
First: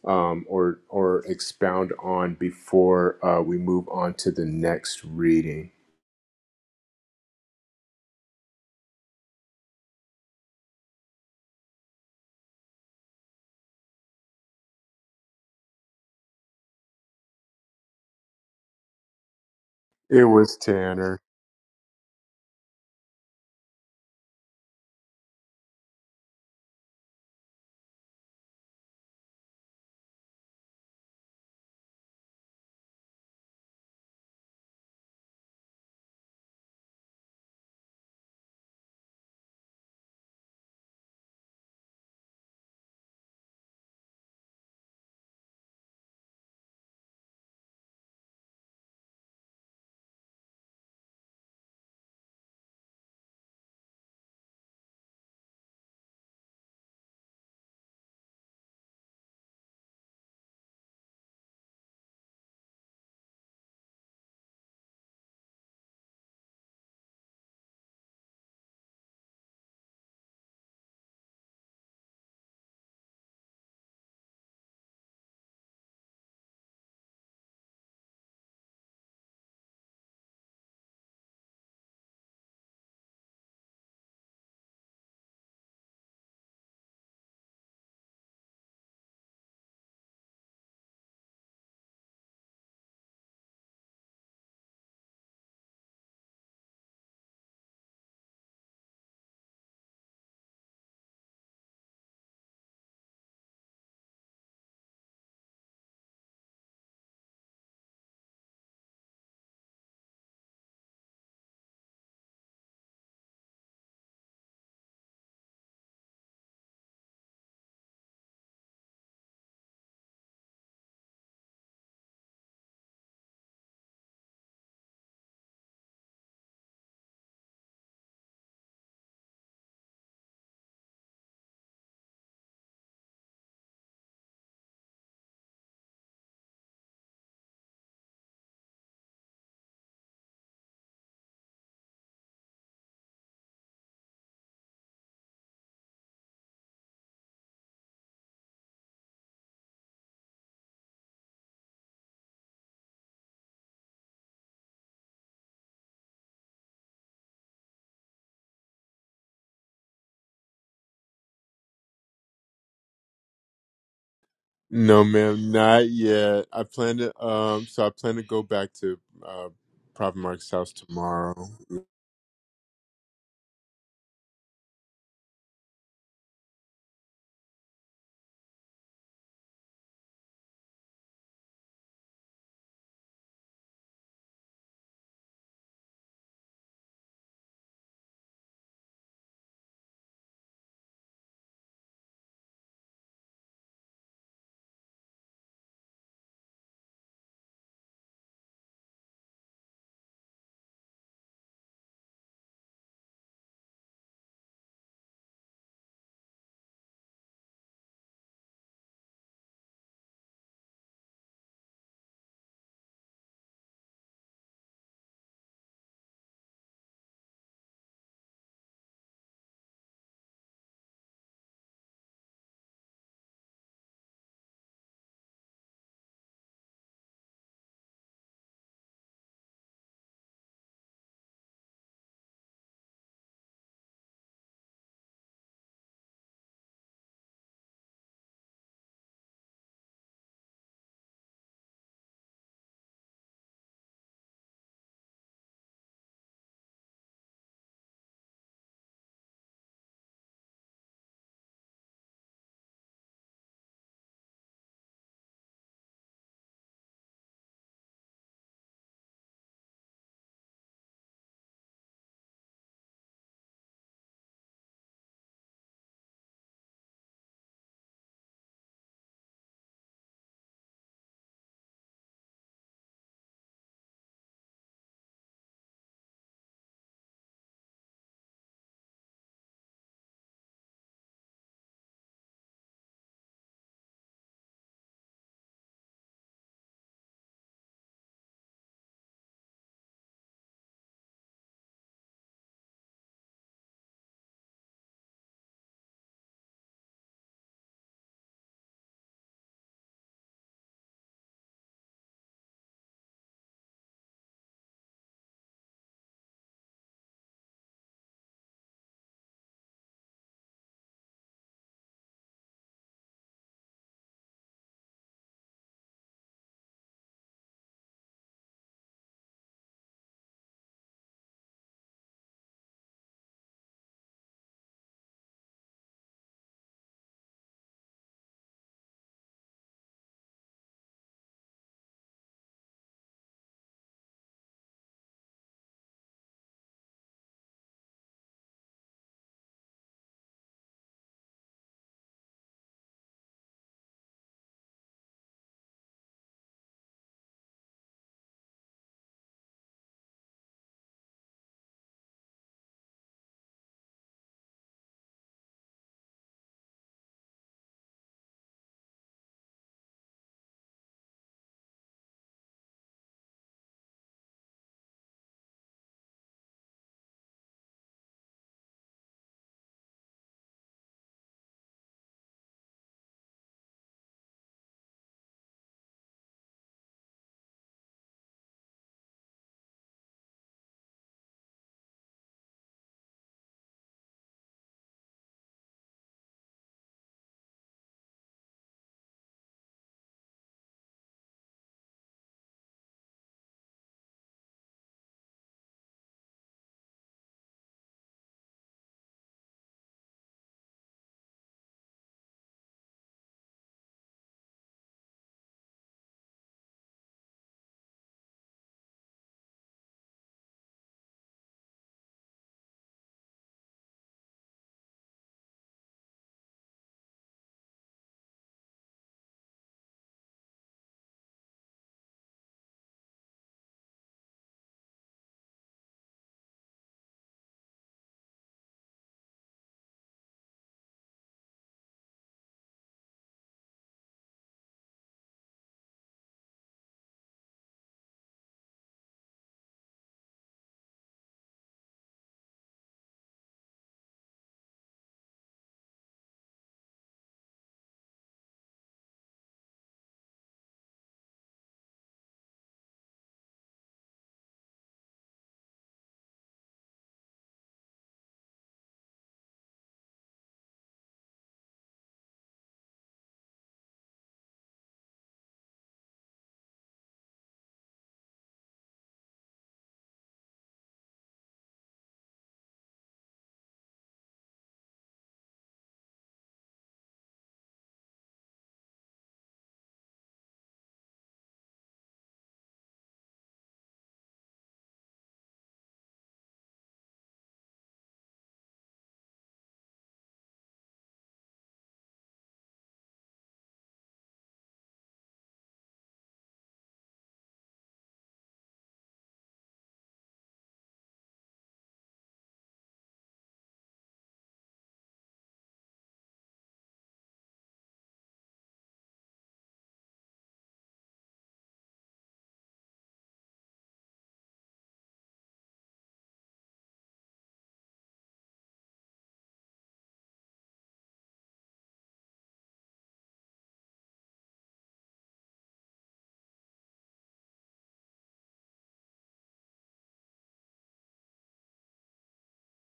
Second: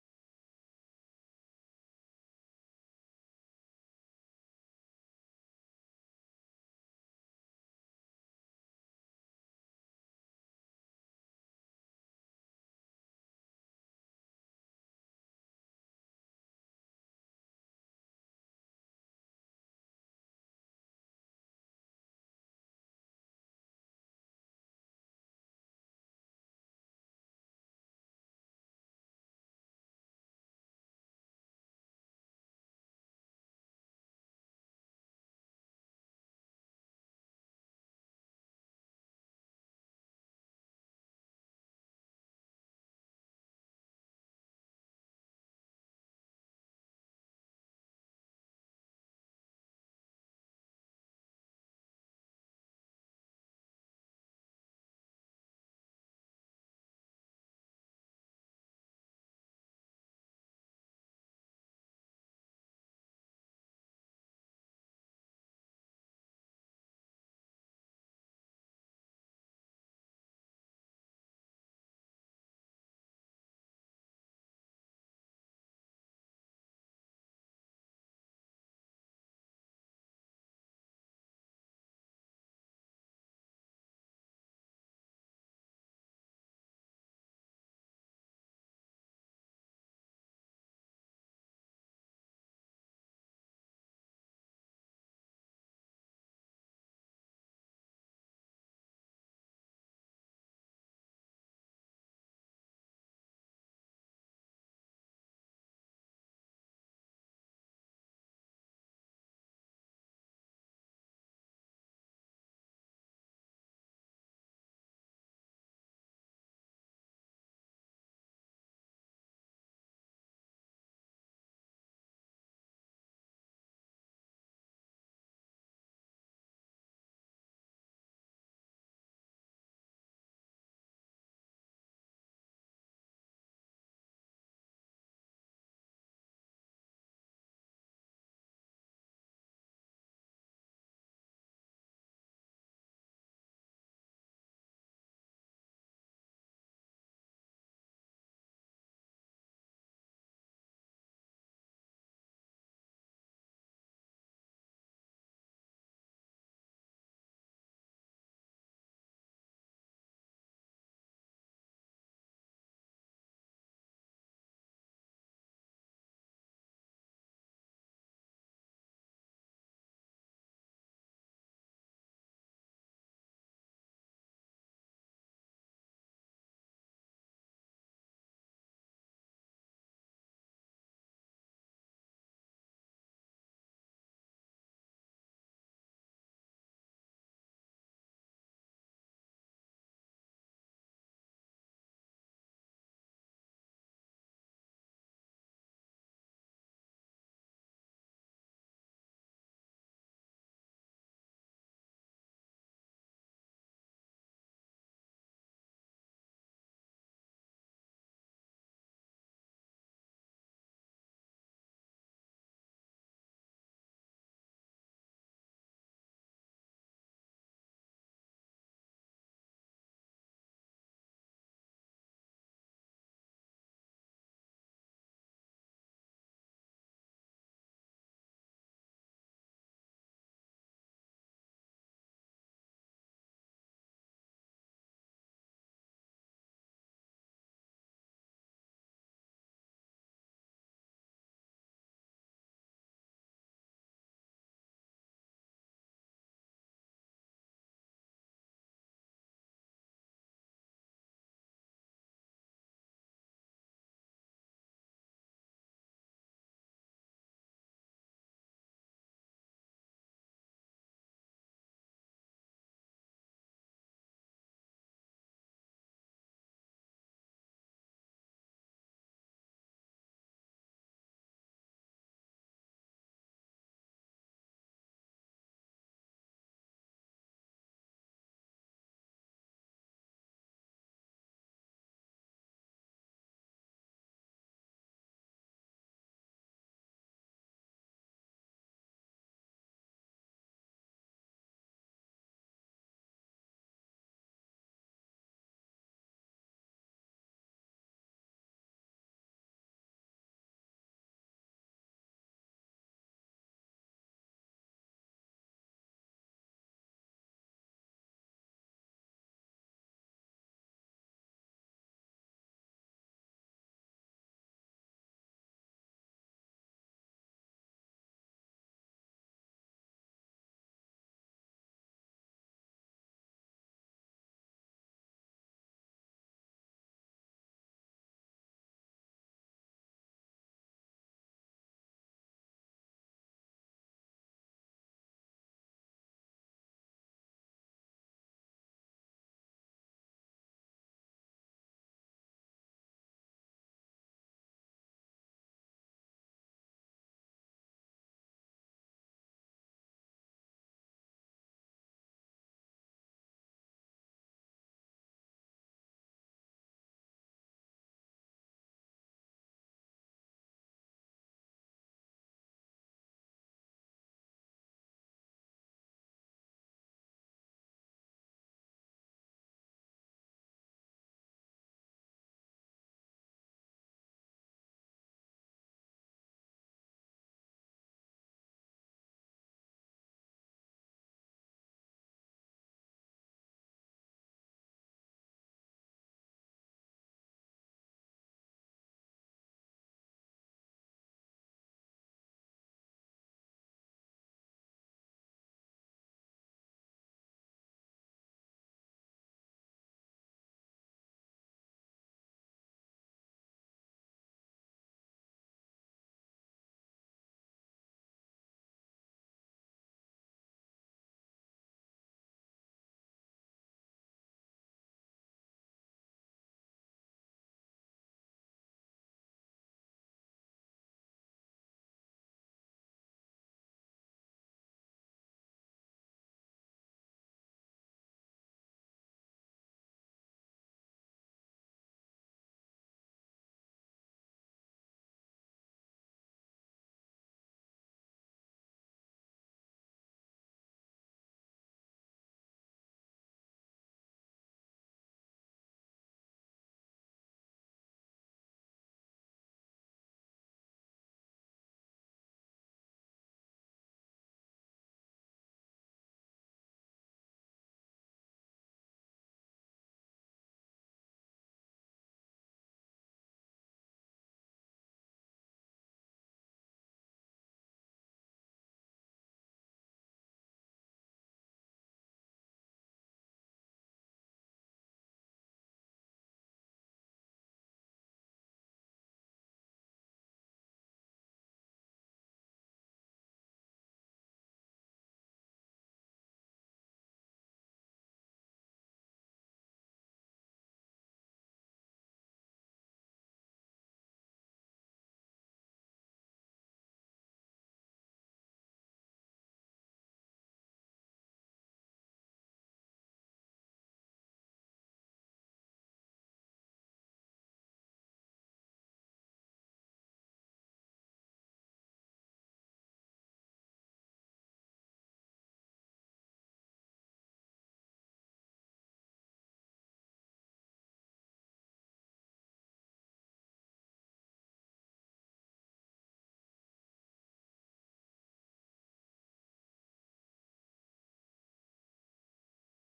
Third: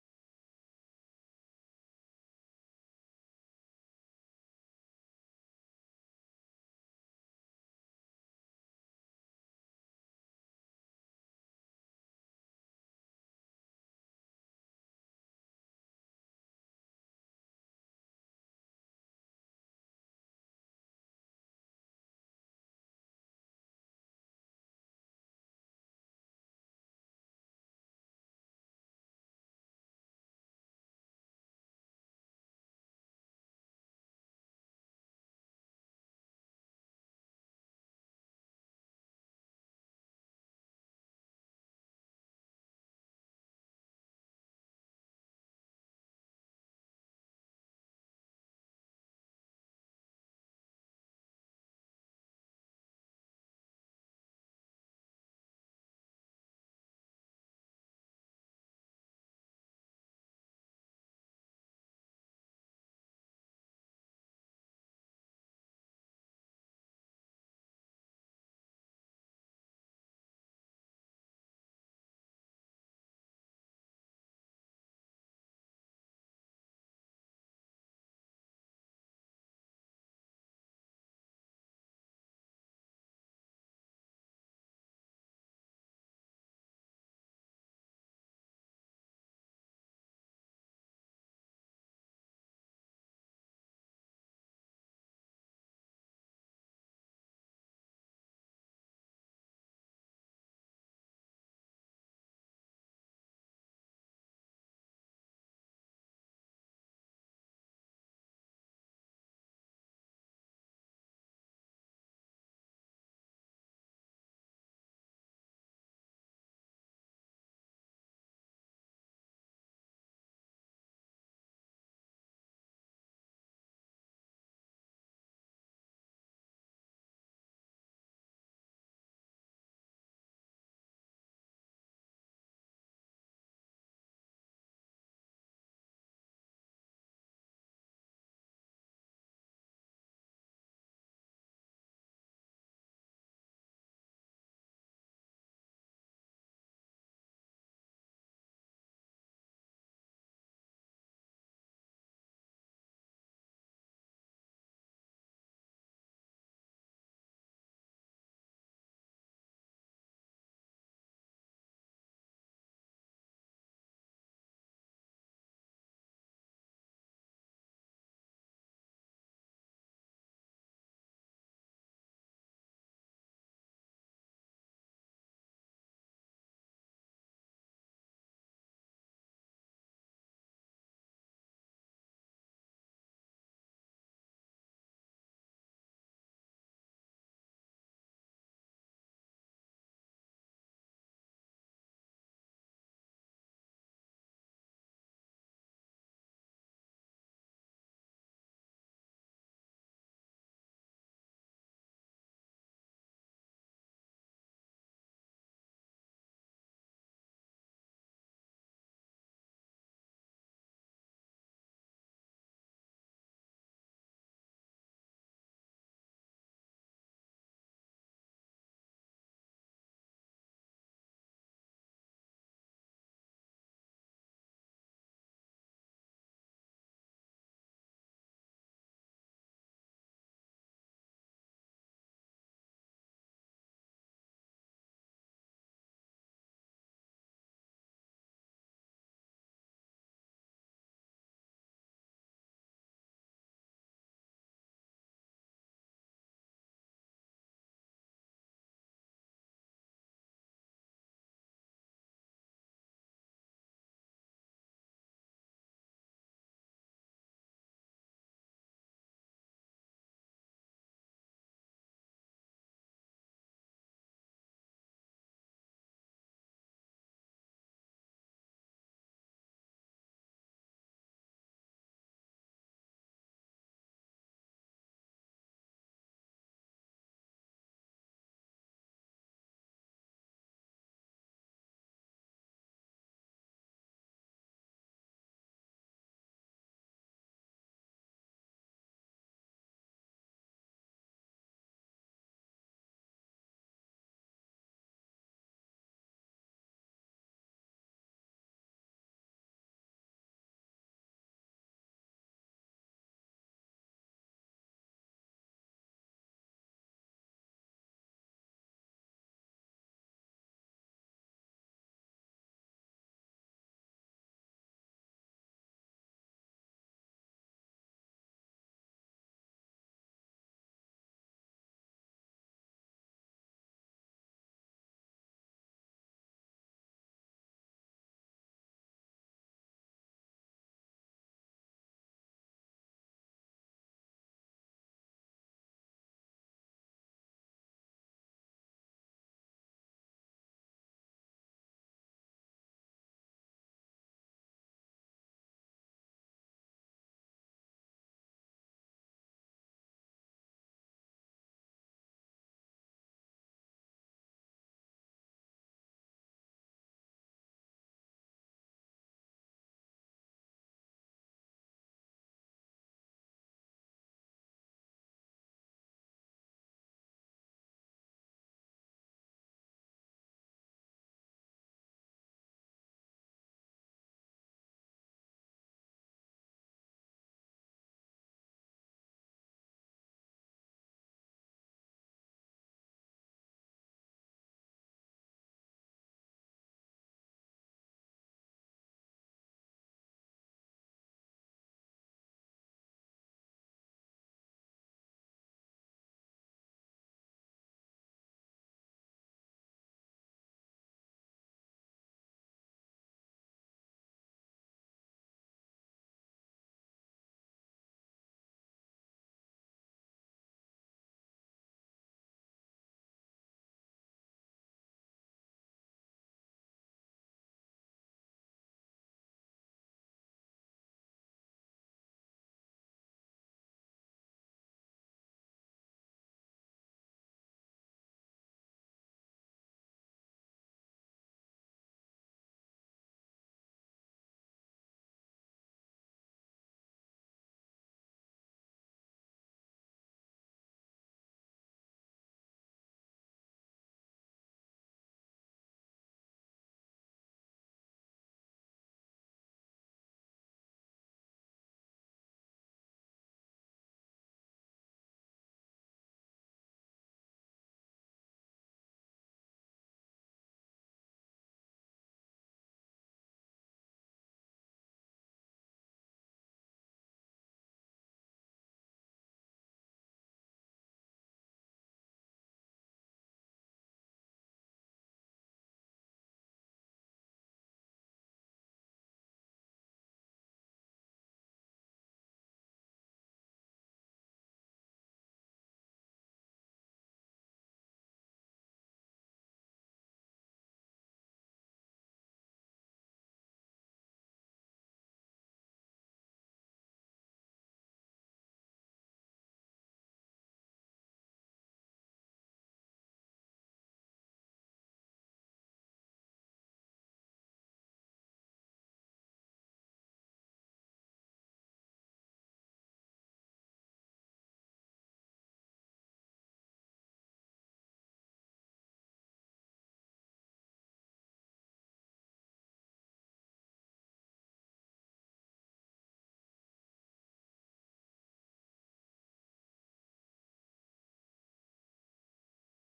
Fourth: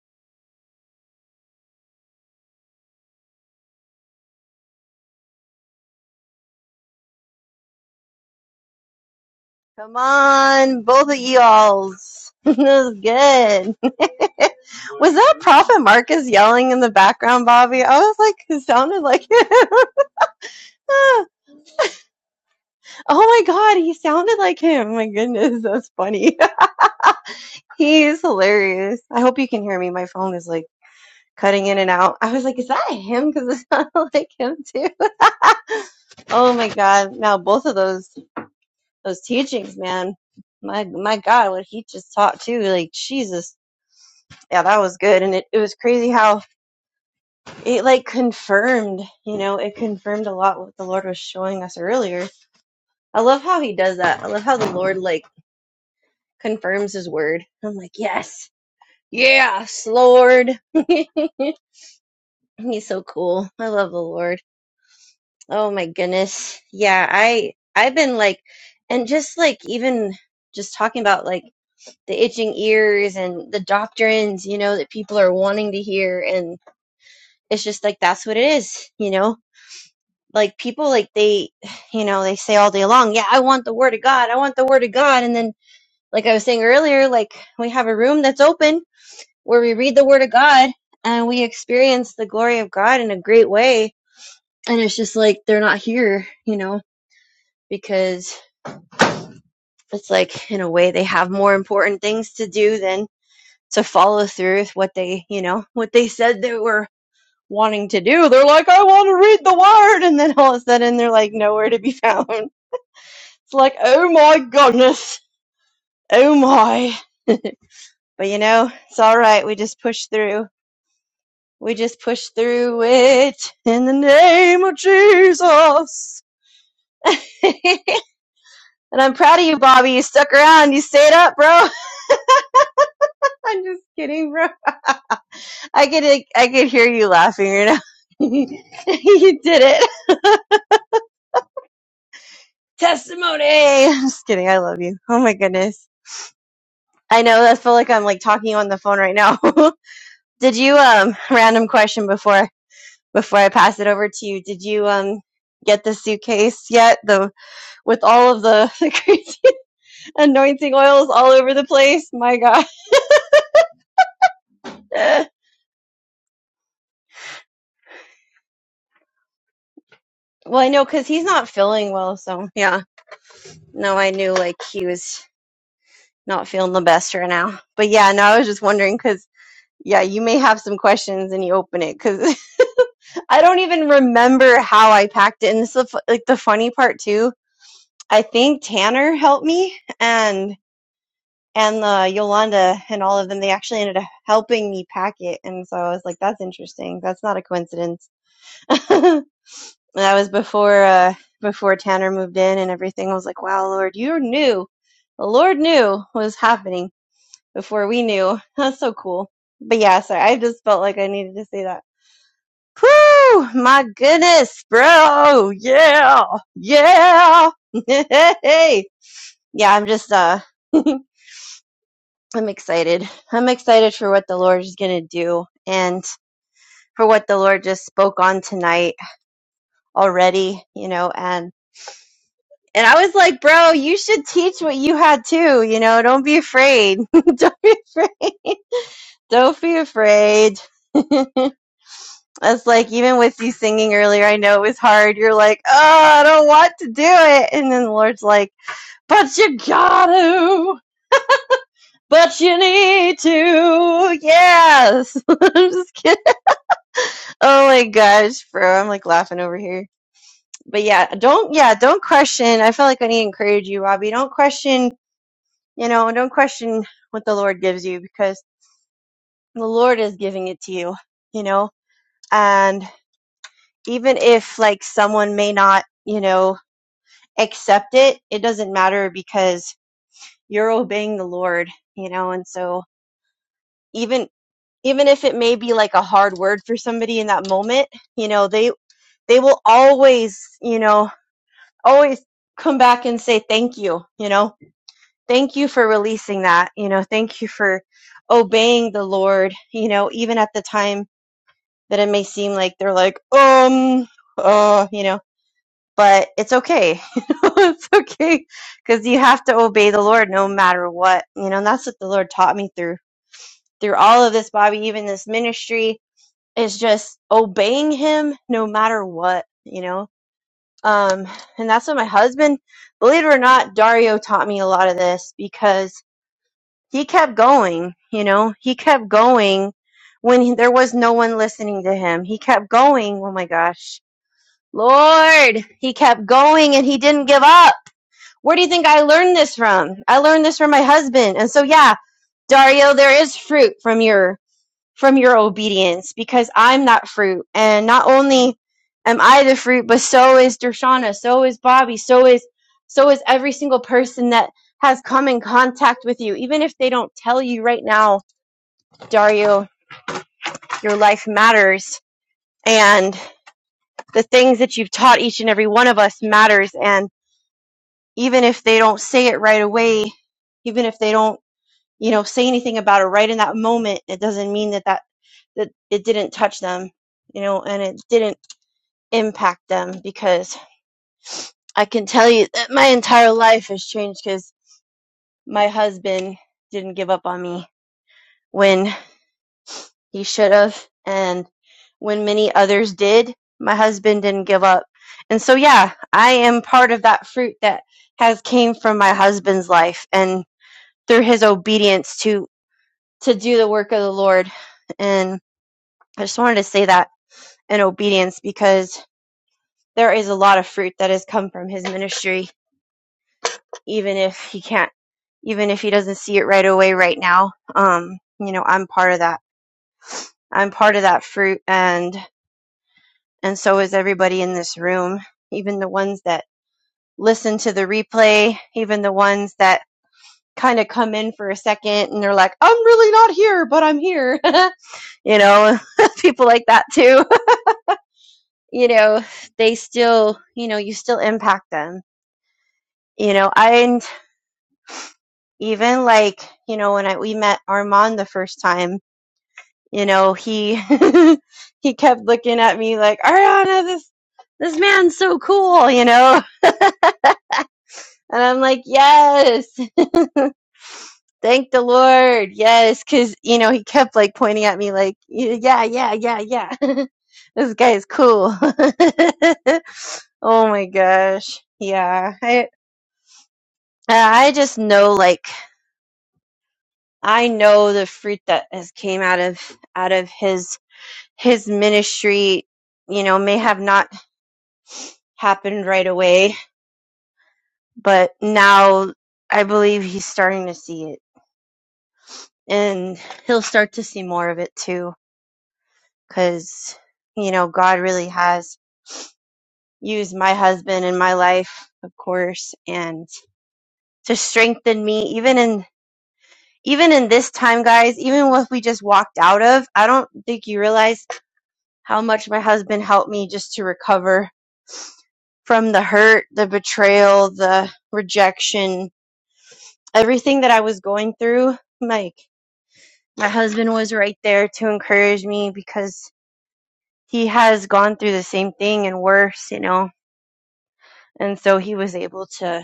S1: um, or or expound on before uh, we move on to the next reading?
S2: Come on, both of y'alls. that was good. Was that Prophet Marcus yelling in the background, Bobby? I was like, it sounded like him.
S1: It was Tanner.
S2: oh my God, he sounded like him. My goodness, that's funny. He's hilarious. I hope you can hear me. My phone is like cutting in and out. I was like, is that him? Because it sounded like him too. Oh my God. Now both of those those teachings, man. My my God, what he just taught too. Like Jesus. Yeah, that was good. And it, it was crazy how it like confirmed, you know, it confirmed a lot what the Lord was showing us earlier. I love how he does that. I love how the Lord like confirms his word. I'm like, yes. Yes, Lord. He's so cool. I love the Lord. Oh my goodness. Yeah, I I've been like and just like even just talking about like the itching ears and the doctrines, you know, that people are wanting to hear. And it's just like, that's what it is, you know? Like people, like they, you know, they say all day long, yeah, I want the word of God. I want the word of God. And then, like I was saying earlier, like we have a room that's open where we read the word of God and we experience the glory of God in a great way. And it's just like, they're not here, you know, because it's like, in a way, they have more important things to do than to follow through with what they, you know, what they said they were wanting to do. They're like, I want to read the word. And then all of a sudden they're like, nowhere to be found. It's like, oh my goodness. Oh my. But you know, it's all right. We just push through. We just push through it in the name of Jesus. and I'm proud of you, Bobby. You stuck around. You stayed up, bro. I'm just kidding, bro. I could I could hear you laughing right now. you did it. testimony. I'm just kidding. I love you. Oh my goodness. I know. I feel like I'm like talking on the phone right now. did you um random question before before I pass it over to you? Did you um get the suitcase yet? The with all of the, the crazy anointing oils all over the place. My God.
S1: No,
S2: Eh.
S1: ma'am, not yet. I plan to um, so I plan to go back to uh, Prophet Mark's
S2: well, I
S1: house
S2: know because he's not
S1: tomorrow.
S2: feeling well. So yeah. No, I knew like he was not feeling the best right now. But yeah, no, I was just wondering because yeah, you may have some questions and you open it because I don't even remember how I packed it. And this is the, like the funny part too. I think Tanner helped me and and the Yolanda and all of them. They actually ended up helping me pack it. And so I was like, that's interesting. That's not a coincidence. And that was before uh, before Tanner moved in and everything. I was like, wow, Lord, you knew. The Lord knew what was happening before we knew. That's so cool. But yeah, sorry. I just felt like I needed to say that. Whew, my goodness, bro. Yeah. Yeah. Hey. Yeah, I'm just uh I'm excited. I'm excited for what the Lord is going to do and for what the Lord just spoke on tonight already, you know, and and I was like, bro, you should teach what you had too, you know, don't be afraid. don't be afraid. Don't be afraid. That's like even with you singing earlier, I know it was hard. You're like, oh, I don't want to do it. And then the Lord's like, But you gotta, but you need to. Yes. I'm just kidding. Oh my gosh, bro. I'm like laughing over here. But yeah, don't, yeah, don't question. I feel like I need to encourage you, Robbie. Don't question, you know, don't question what the Lord gives you because the Lord is giving it to you, you know? And even if like someone may not, you know, accept it, it doesn't matter because you're obeying the Lord, you know? And so, even even if it may be like a hard word for somebody in that moment, you know, they they will always, you know, always come back and say thank you, you know. Thank you for releasing that, you know. Thank you for obeying the Lord, you know, even at the time that it may seem like they're like, um, uh, you know, but it's okay. it's okay because you have to obey the Lord no matter what, you know, and that's what the Lord taught me through through all of this, Bobby, even this ministry is just obeying him no matter what, you know? Um, and that's what my husband, believe it or not, Dario taught me a lot of this because he kept going, you know? He kept going when he, there was no one listening to him. He kept going. Oh my gosh. Lord, he kept going and he didn't give up. Where do you think I learned this from? I learned this from my husband. And so, yeah, Dario, there is fruit from your from your obedience because I'm that fruit. And not only am I the fruit, but so is Dershana, so is Bobby, so is so is every single person that has come in contact with you. Even if they don't tell you right now, Dario, your life matters and the things that you've taught each and every one of us matters and even if they don't say it right away, even if they don't, you know, say anything about it right in that moment, it doesn't mean that that, that it didn't touch them you know, and it didn't impact them because I can tell you that my entire life has changed because my husband didn't give up on me when he should have, and when many others did, my husband didn't give up. And so, yeah, I am part of that fruit that has came from my husband's life and through his obedience to to do the work of the Lord. And I just wanted to say that in obedience because there is a lot of fruit that has come from his ministry even if he can't even if he doesn't see it right away right now um you know i'm part of that i'm part of that fruit and and so is everybody in this room even the ones that listen to the replay even the ones that kind of come in for a second and they're like i'm really not here but i'm here you know people like that too you know they still you know you still impact them you know i and even like you know when i we met armand the first time you know he he kept looking at me like ariana this this man's so cool you know and i'm like yes thank the lord yes because you know he kept like pointing at me like yeah yeah yeah yeah this guy is cool oh my gosh yeah i i just know like i know the fruit that has came out of out of his his ministry you know may have not happened right away But now I believe he's starting to see it. And he'll start to see more of it too. Because, you know, God really has used my husband in my life, of course, and to strengthen me, even in. Even in this time, guys, even what we just walked out of, I don't think you realize how much my husband helped me just to recover from the hurt, the betrayal, the rejection, everything that I was going through. Like, my husband was right there to encourage me because he has gone through the same thing and worse, you know. And so he was able to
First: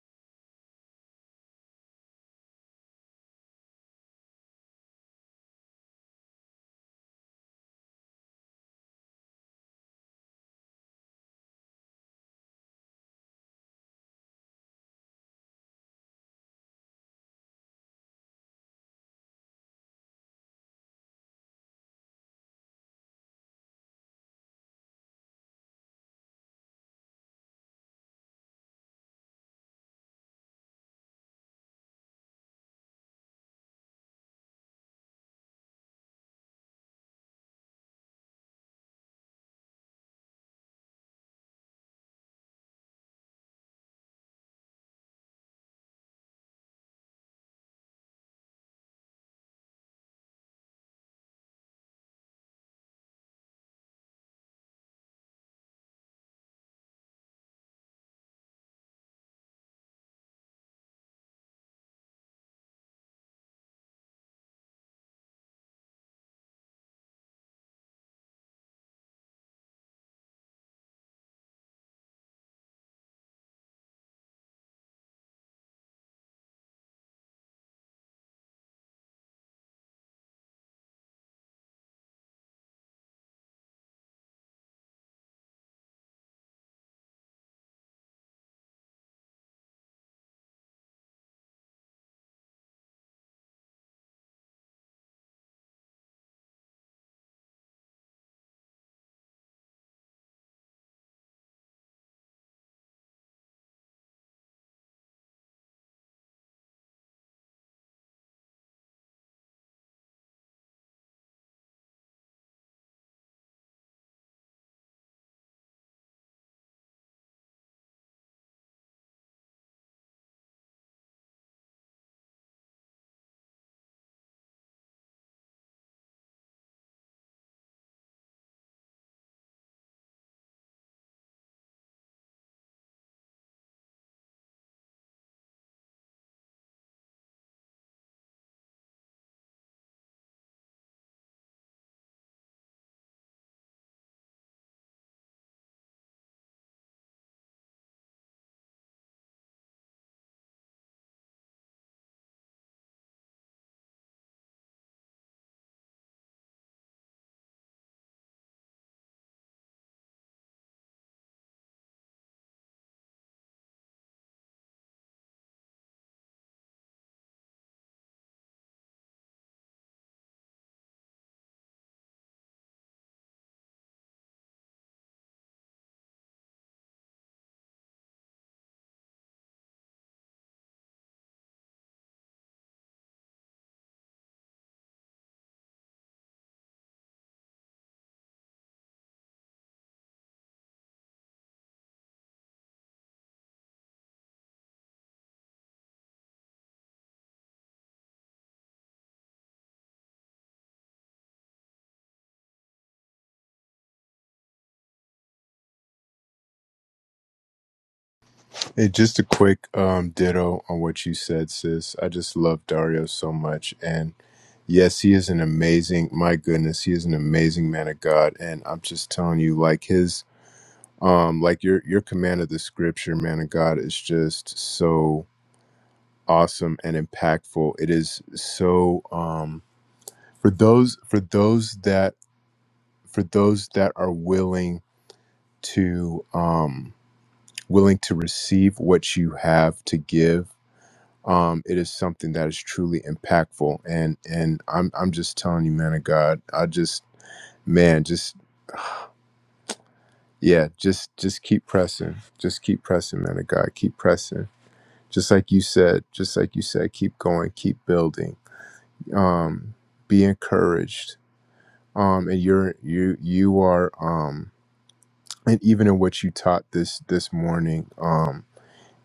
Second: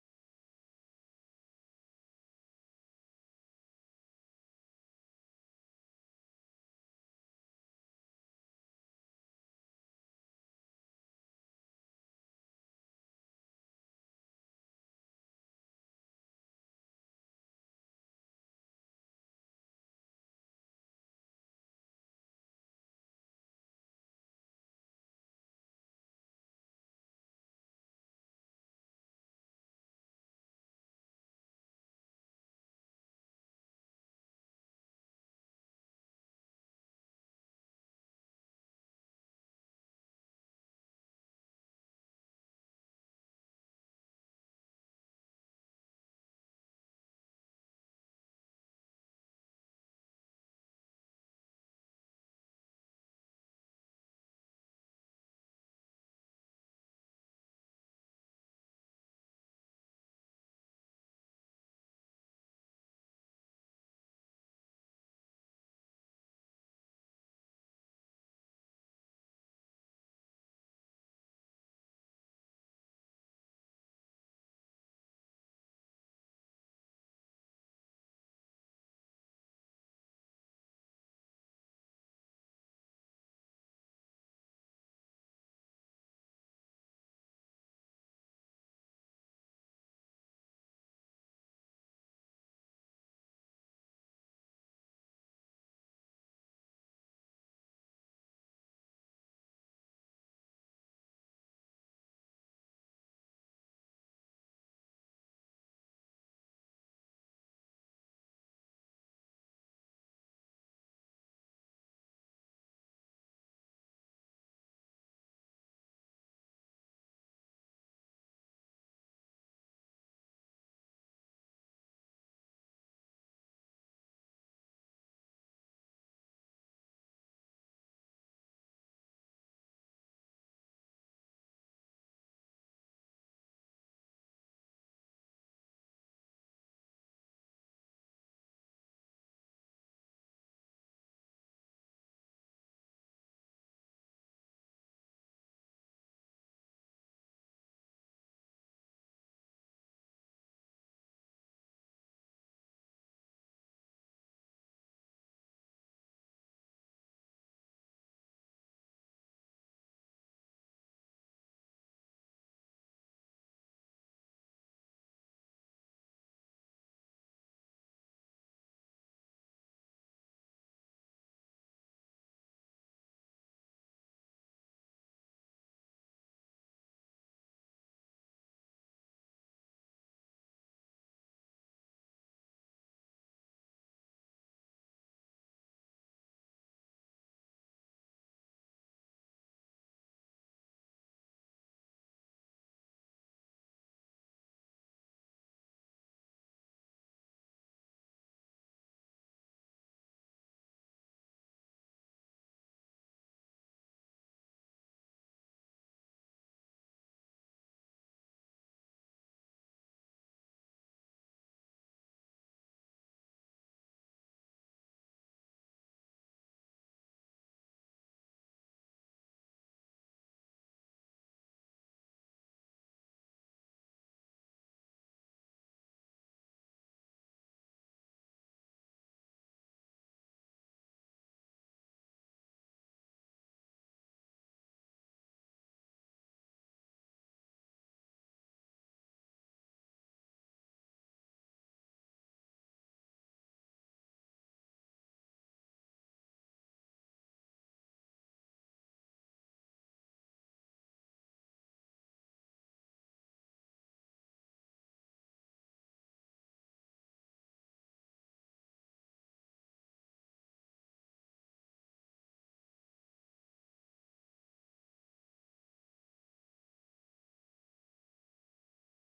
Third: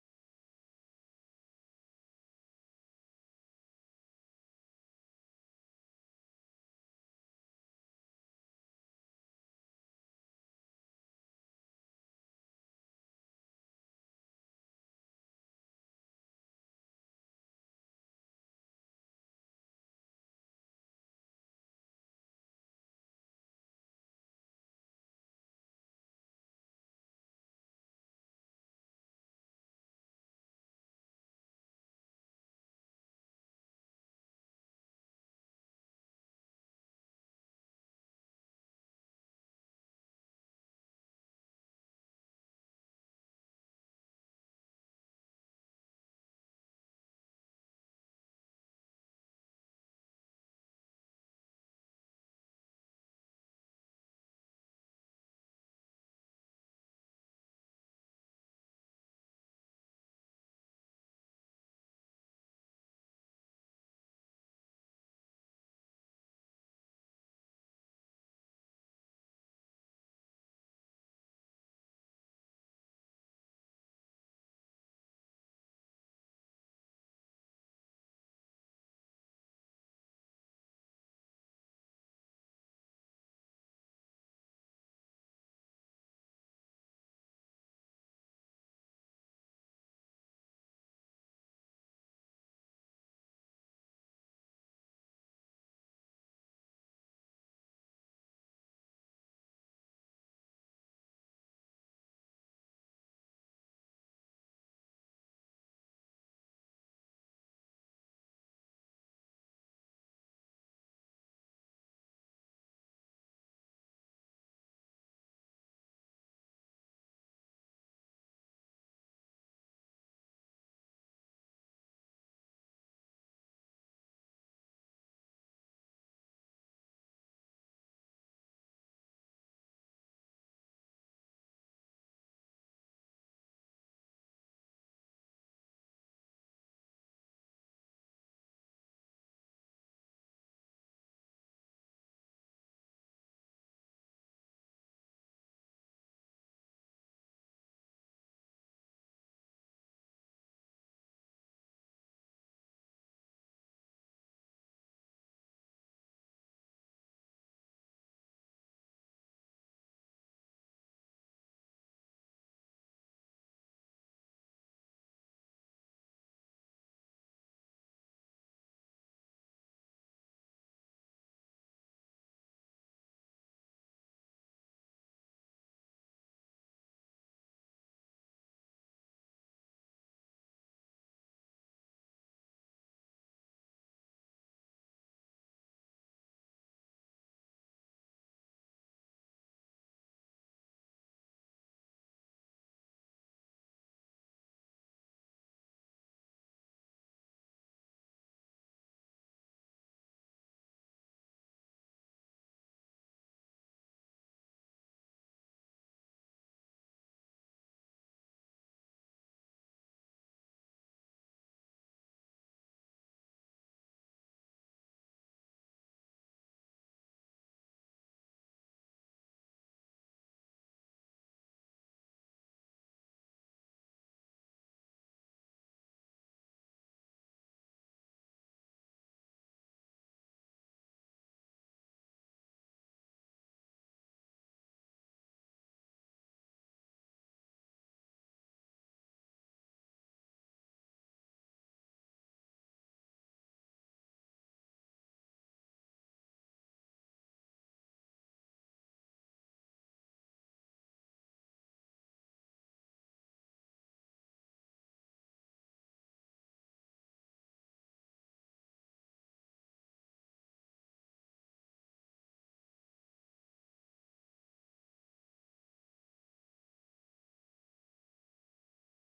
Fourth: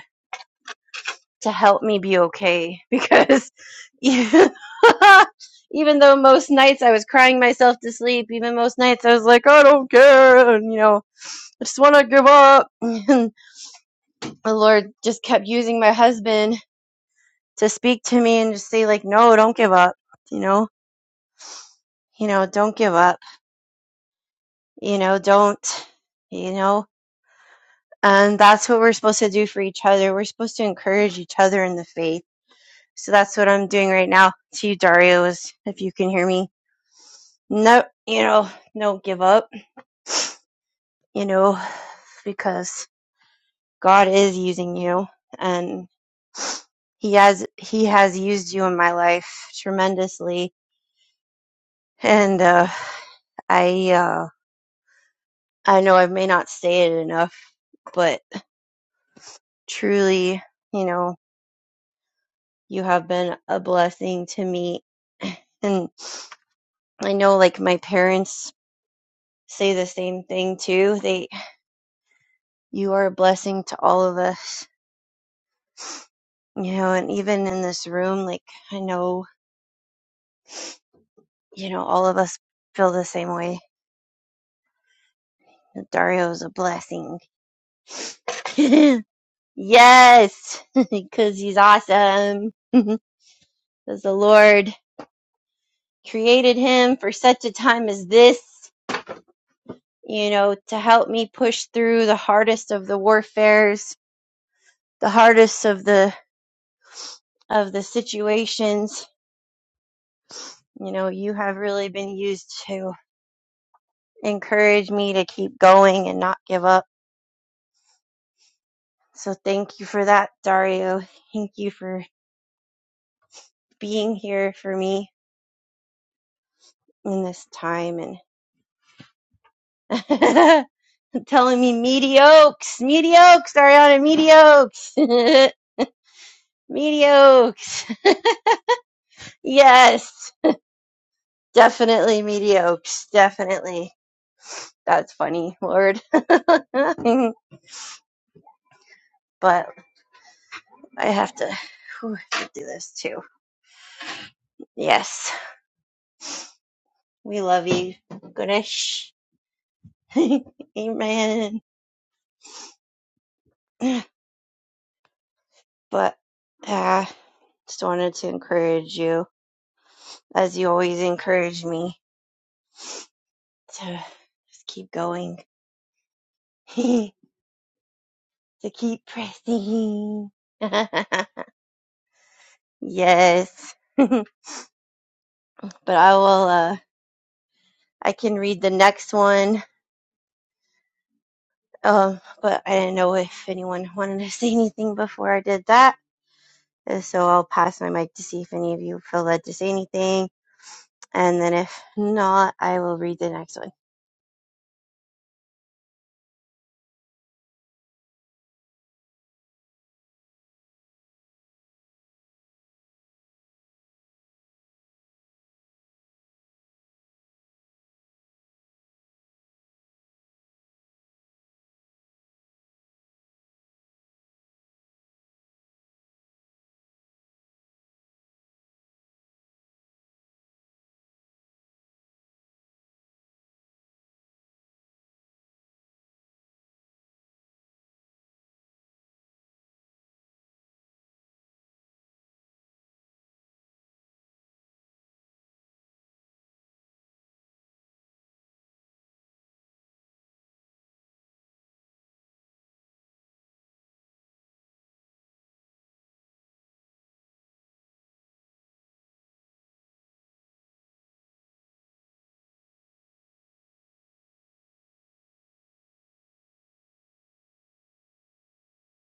S2: to help me be okay because even, even though most nights I was crying myself to sleep, even most nights I was like, I don't care, and you know, I just want to give up. And the Lord just kept using my husband to speak to me and just say like, no, don't give up, you know, you know, don't give up, you know, don't, you know. And that's what we're supposed to do for each other. We're supposed to encourage each other in the faith. So that's what I'm doing right now to you, Dario, is if you can hear me. No, you know, don't give up, you know, because God is using you and he has, he has used you in my life tremendously. And, uh, I, uh, I know I may not say it enough, but truly, you know, you have been a blessing to me and I know like my parents say the same thing too. They you are a blessing to all of us. You know, and even in this room, like I know, you know, all of us feel the same way. Dario is a blessing. yes, because he's awesome. Because the Lord created him for such a time as this, you know, to help me push through the hardest of the warfares, the hardest of the of the situations You know, you have really been used to encourage me to keep going and not give up. So thank you for that, Dario. Thank you for being here for me in this time and telling me mediocres, mediocres, Ariana, mediocres, mediocres. Yes, definitely mediocres, definitely. That's funny, Lord. but I have to, whew, I have to do this too. Yes. We love you, Ganesh. Amen. But uh, just wanted to encourage you, as you always encourage me, to just keep going, to keep pressing. yes. but I will, uh, I can read the next one. Um, but I didn't know if anyone wanted to say anything before I did that. And So I'll pass my mic to see if any of you feel led to say anything And then if not, I will read the next one.
S1: Hey, just a quick um, ditto on what you said, sis. I just love Dario so much, and yes, he is an amazing. My goodness, he is an amazing man of God, and I'm just telling you, like his um like your your command of the scripture man of god is just so awesome and impactful it is so um for those for those that for those that are willing to um willing to receive what you have to give um it is something that is truly impactful and and i'm i'm just telling you man of god i just man just yeah just just keep pressing just keep pressing man of god keep pressing just like you said, just like you said, keep going, keep building. Um, be encouraged. Um, and you're you you are um, and even in what you taught this this morning. Um,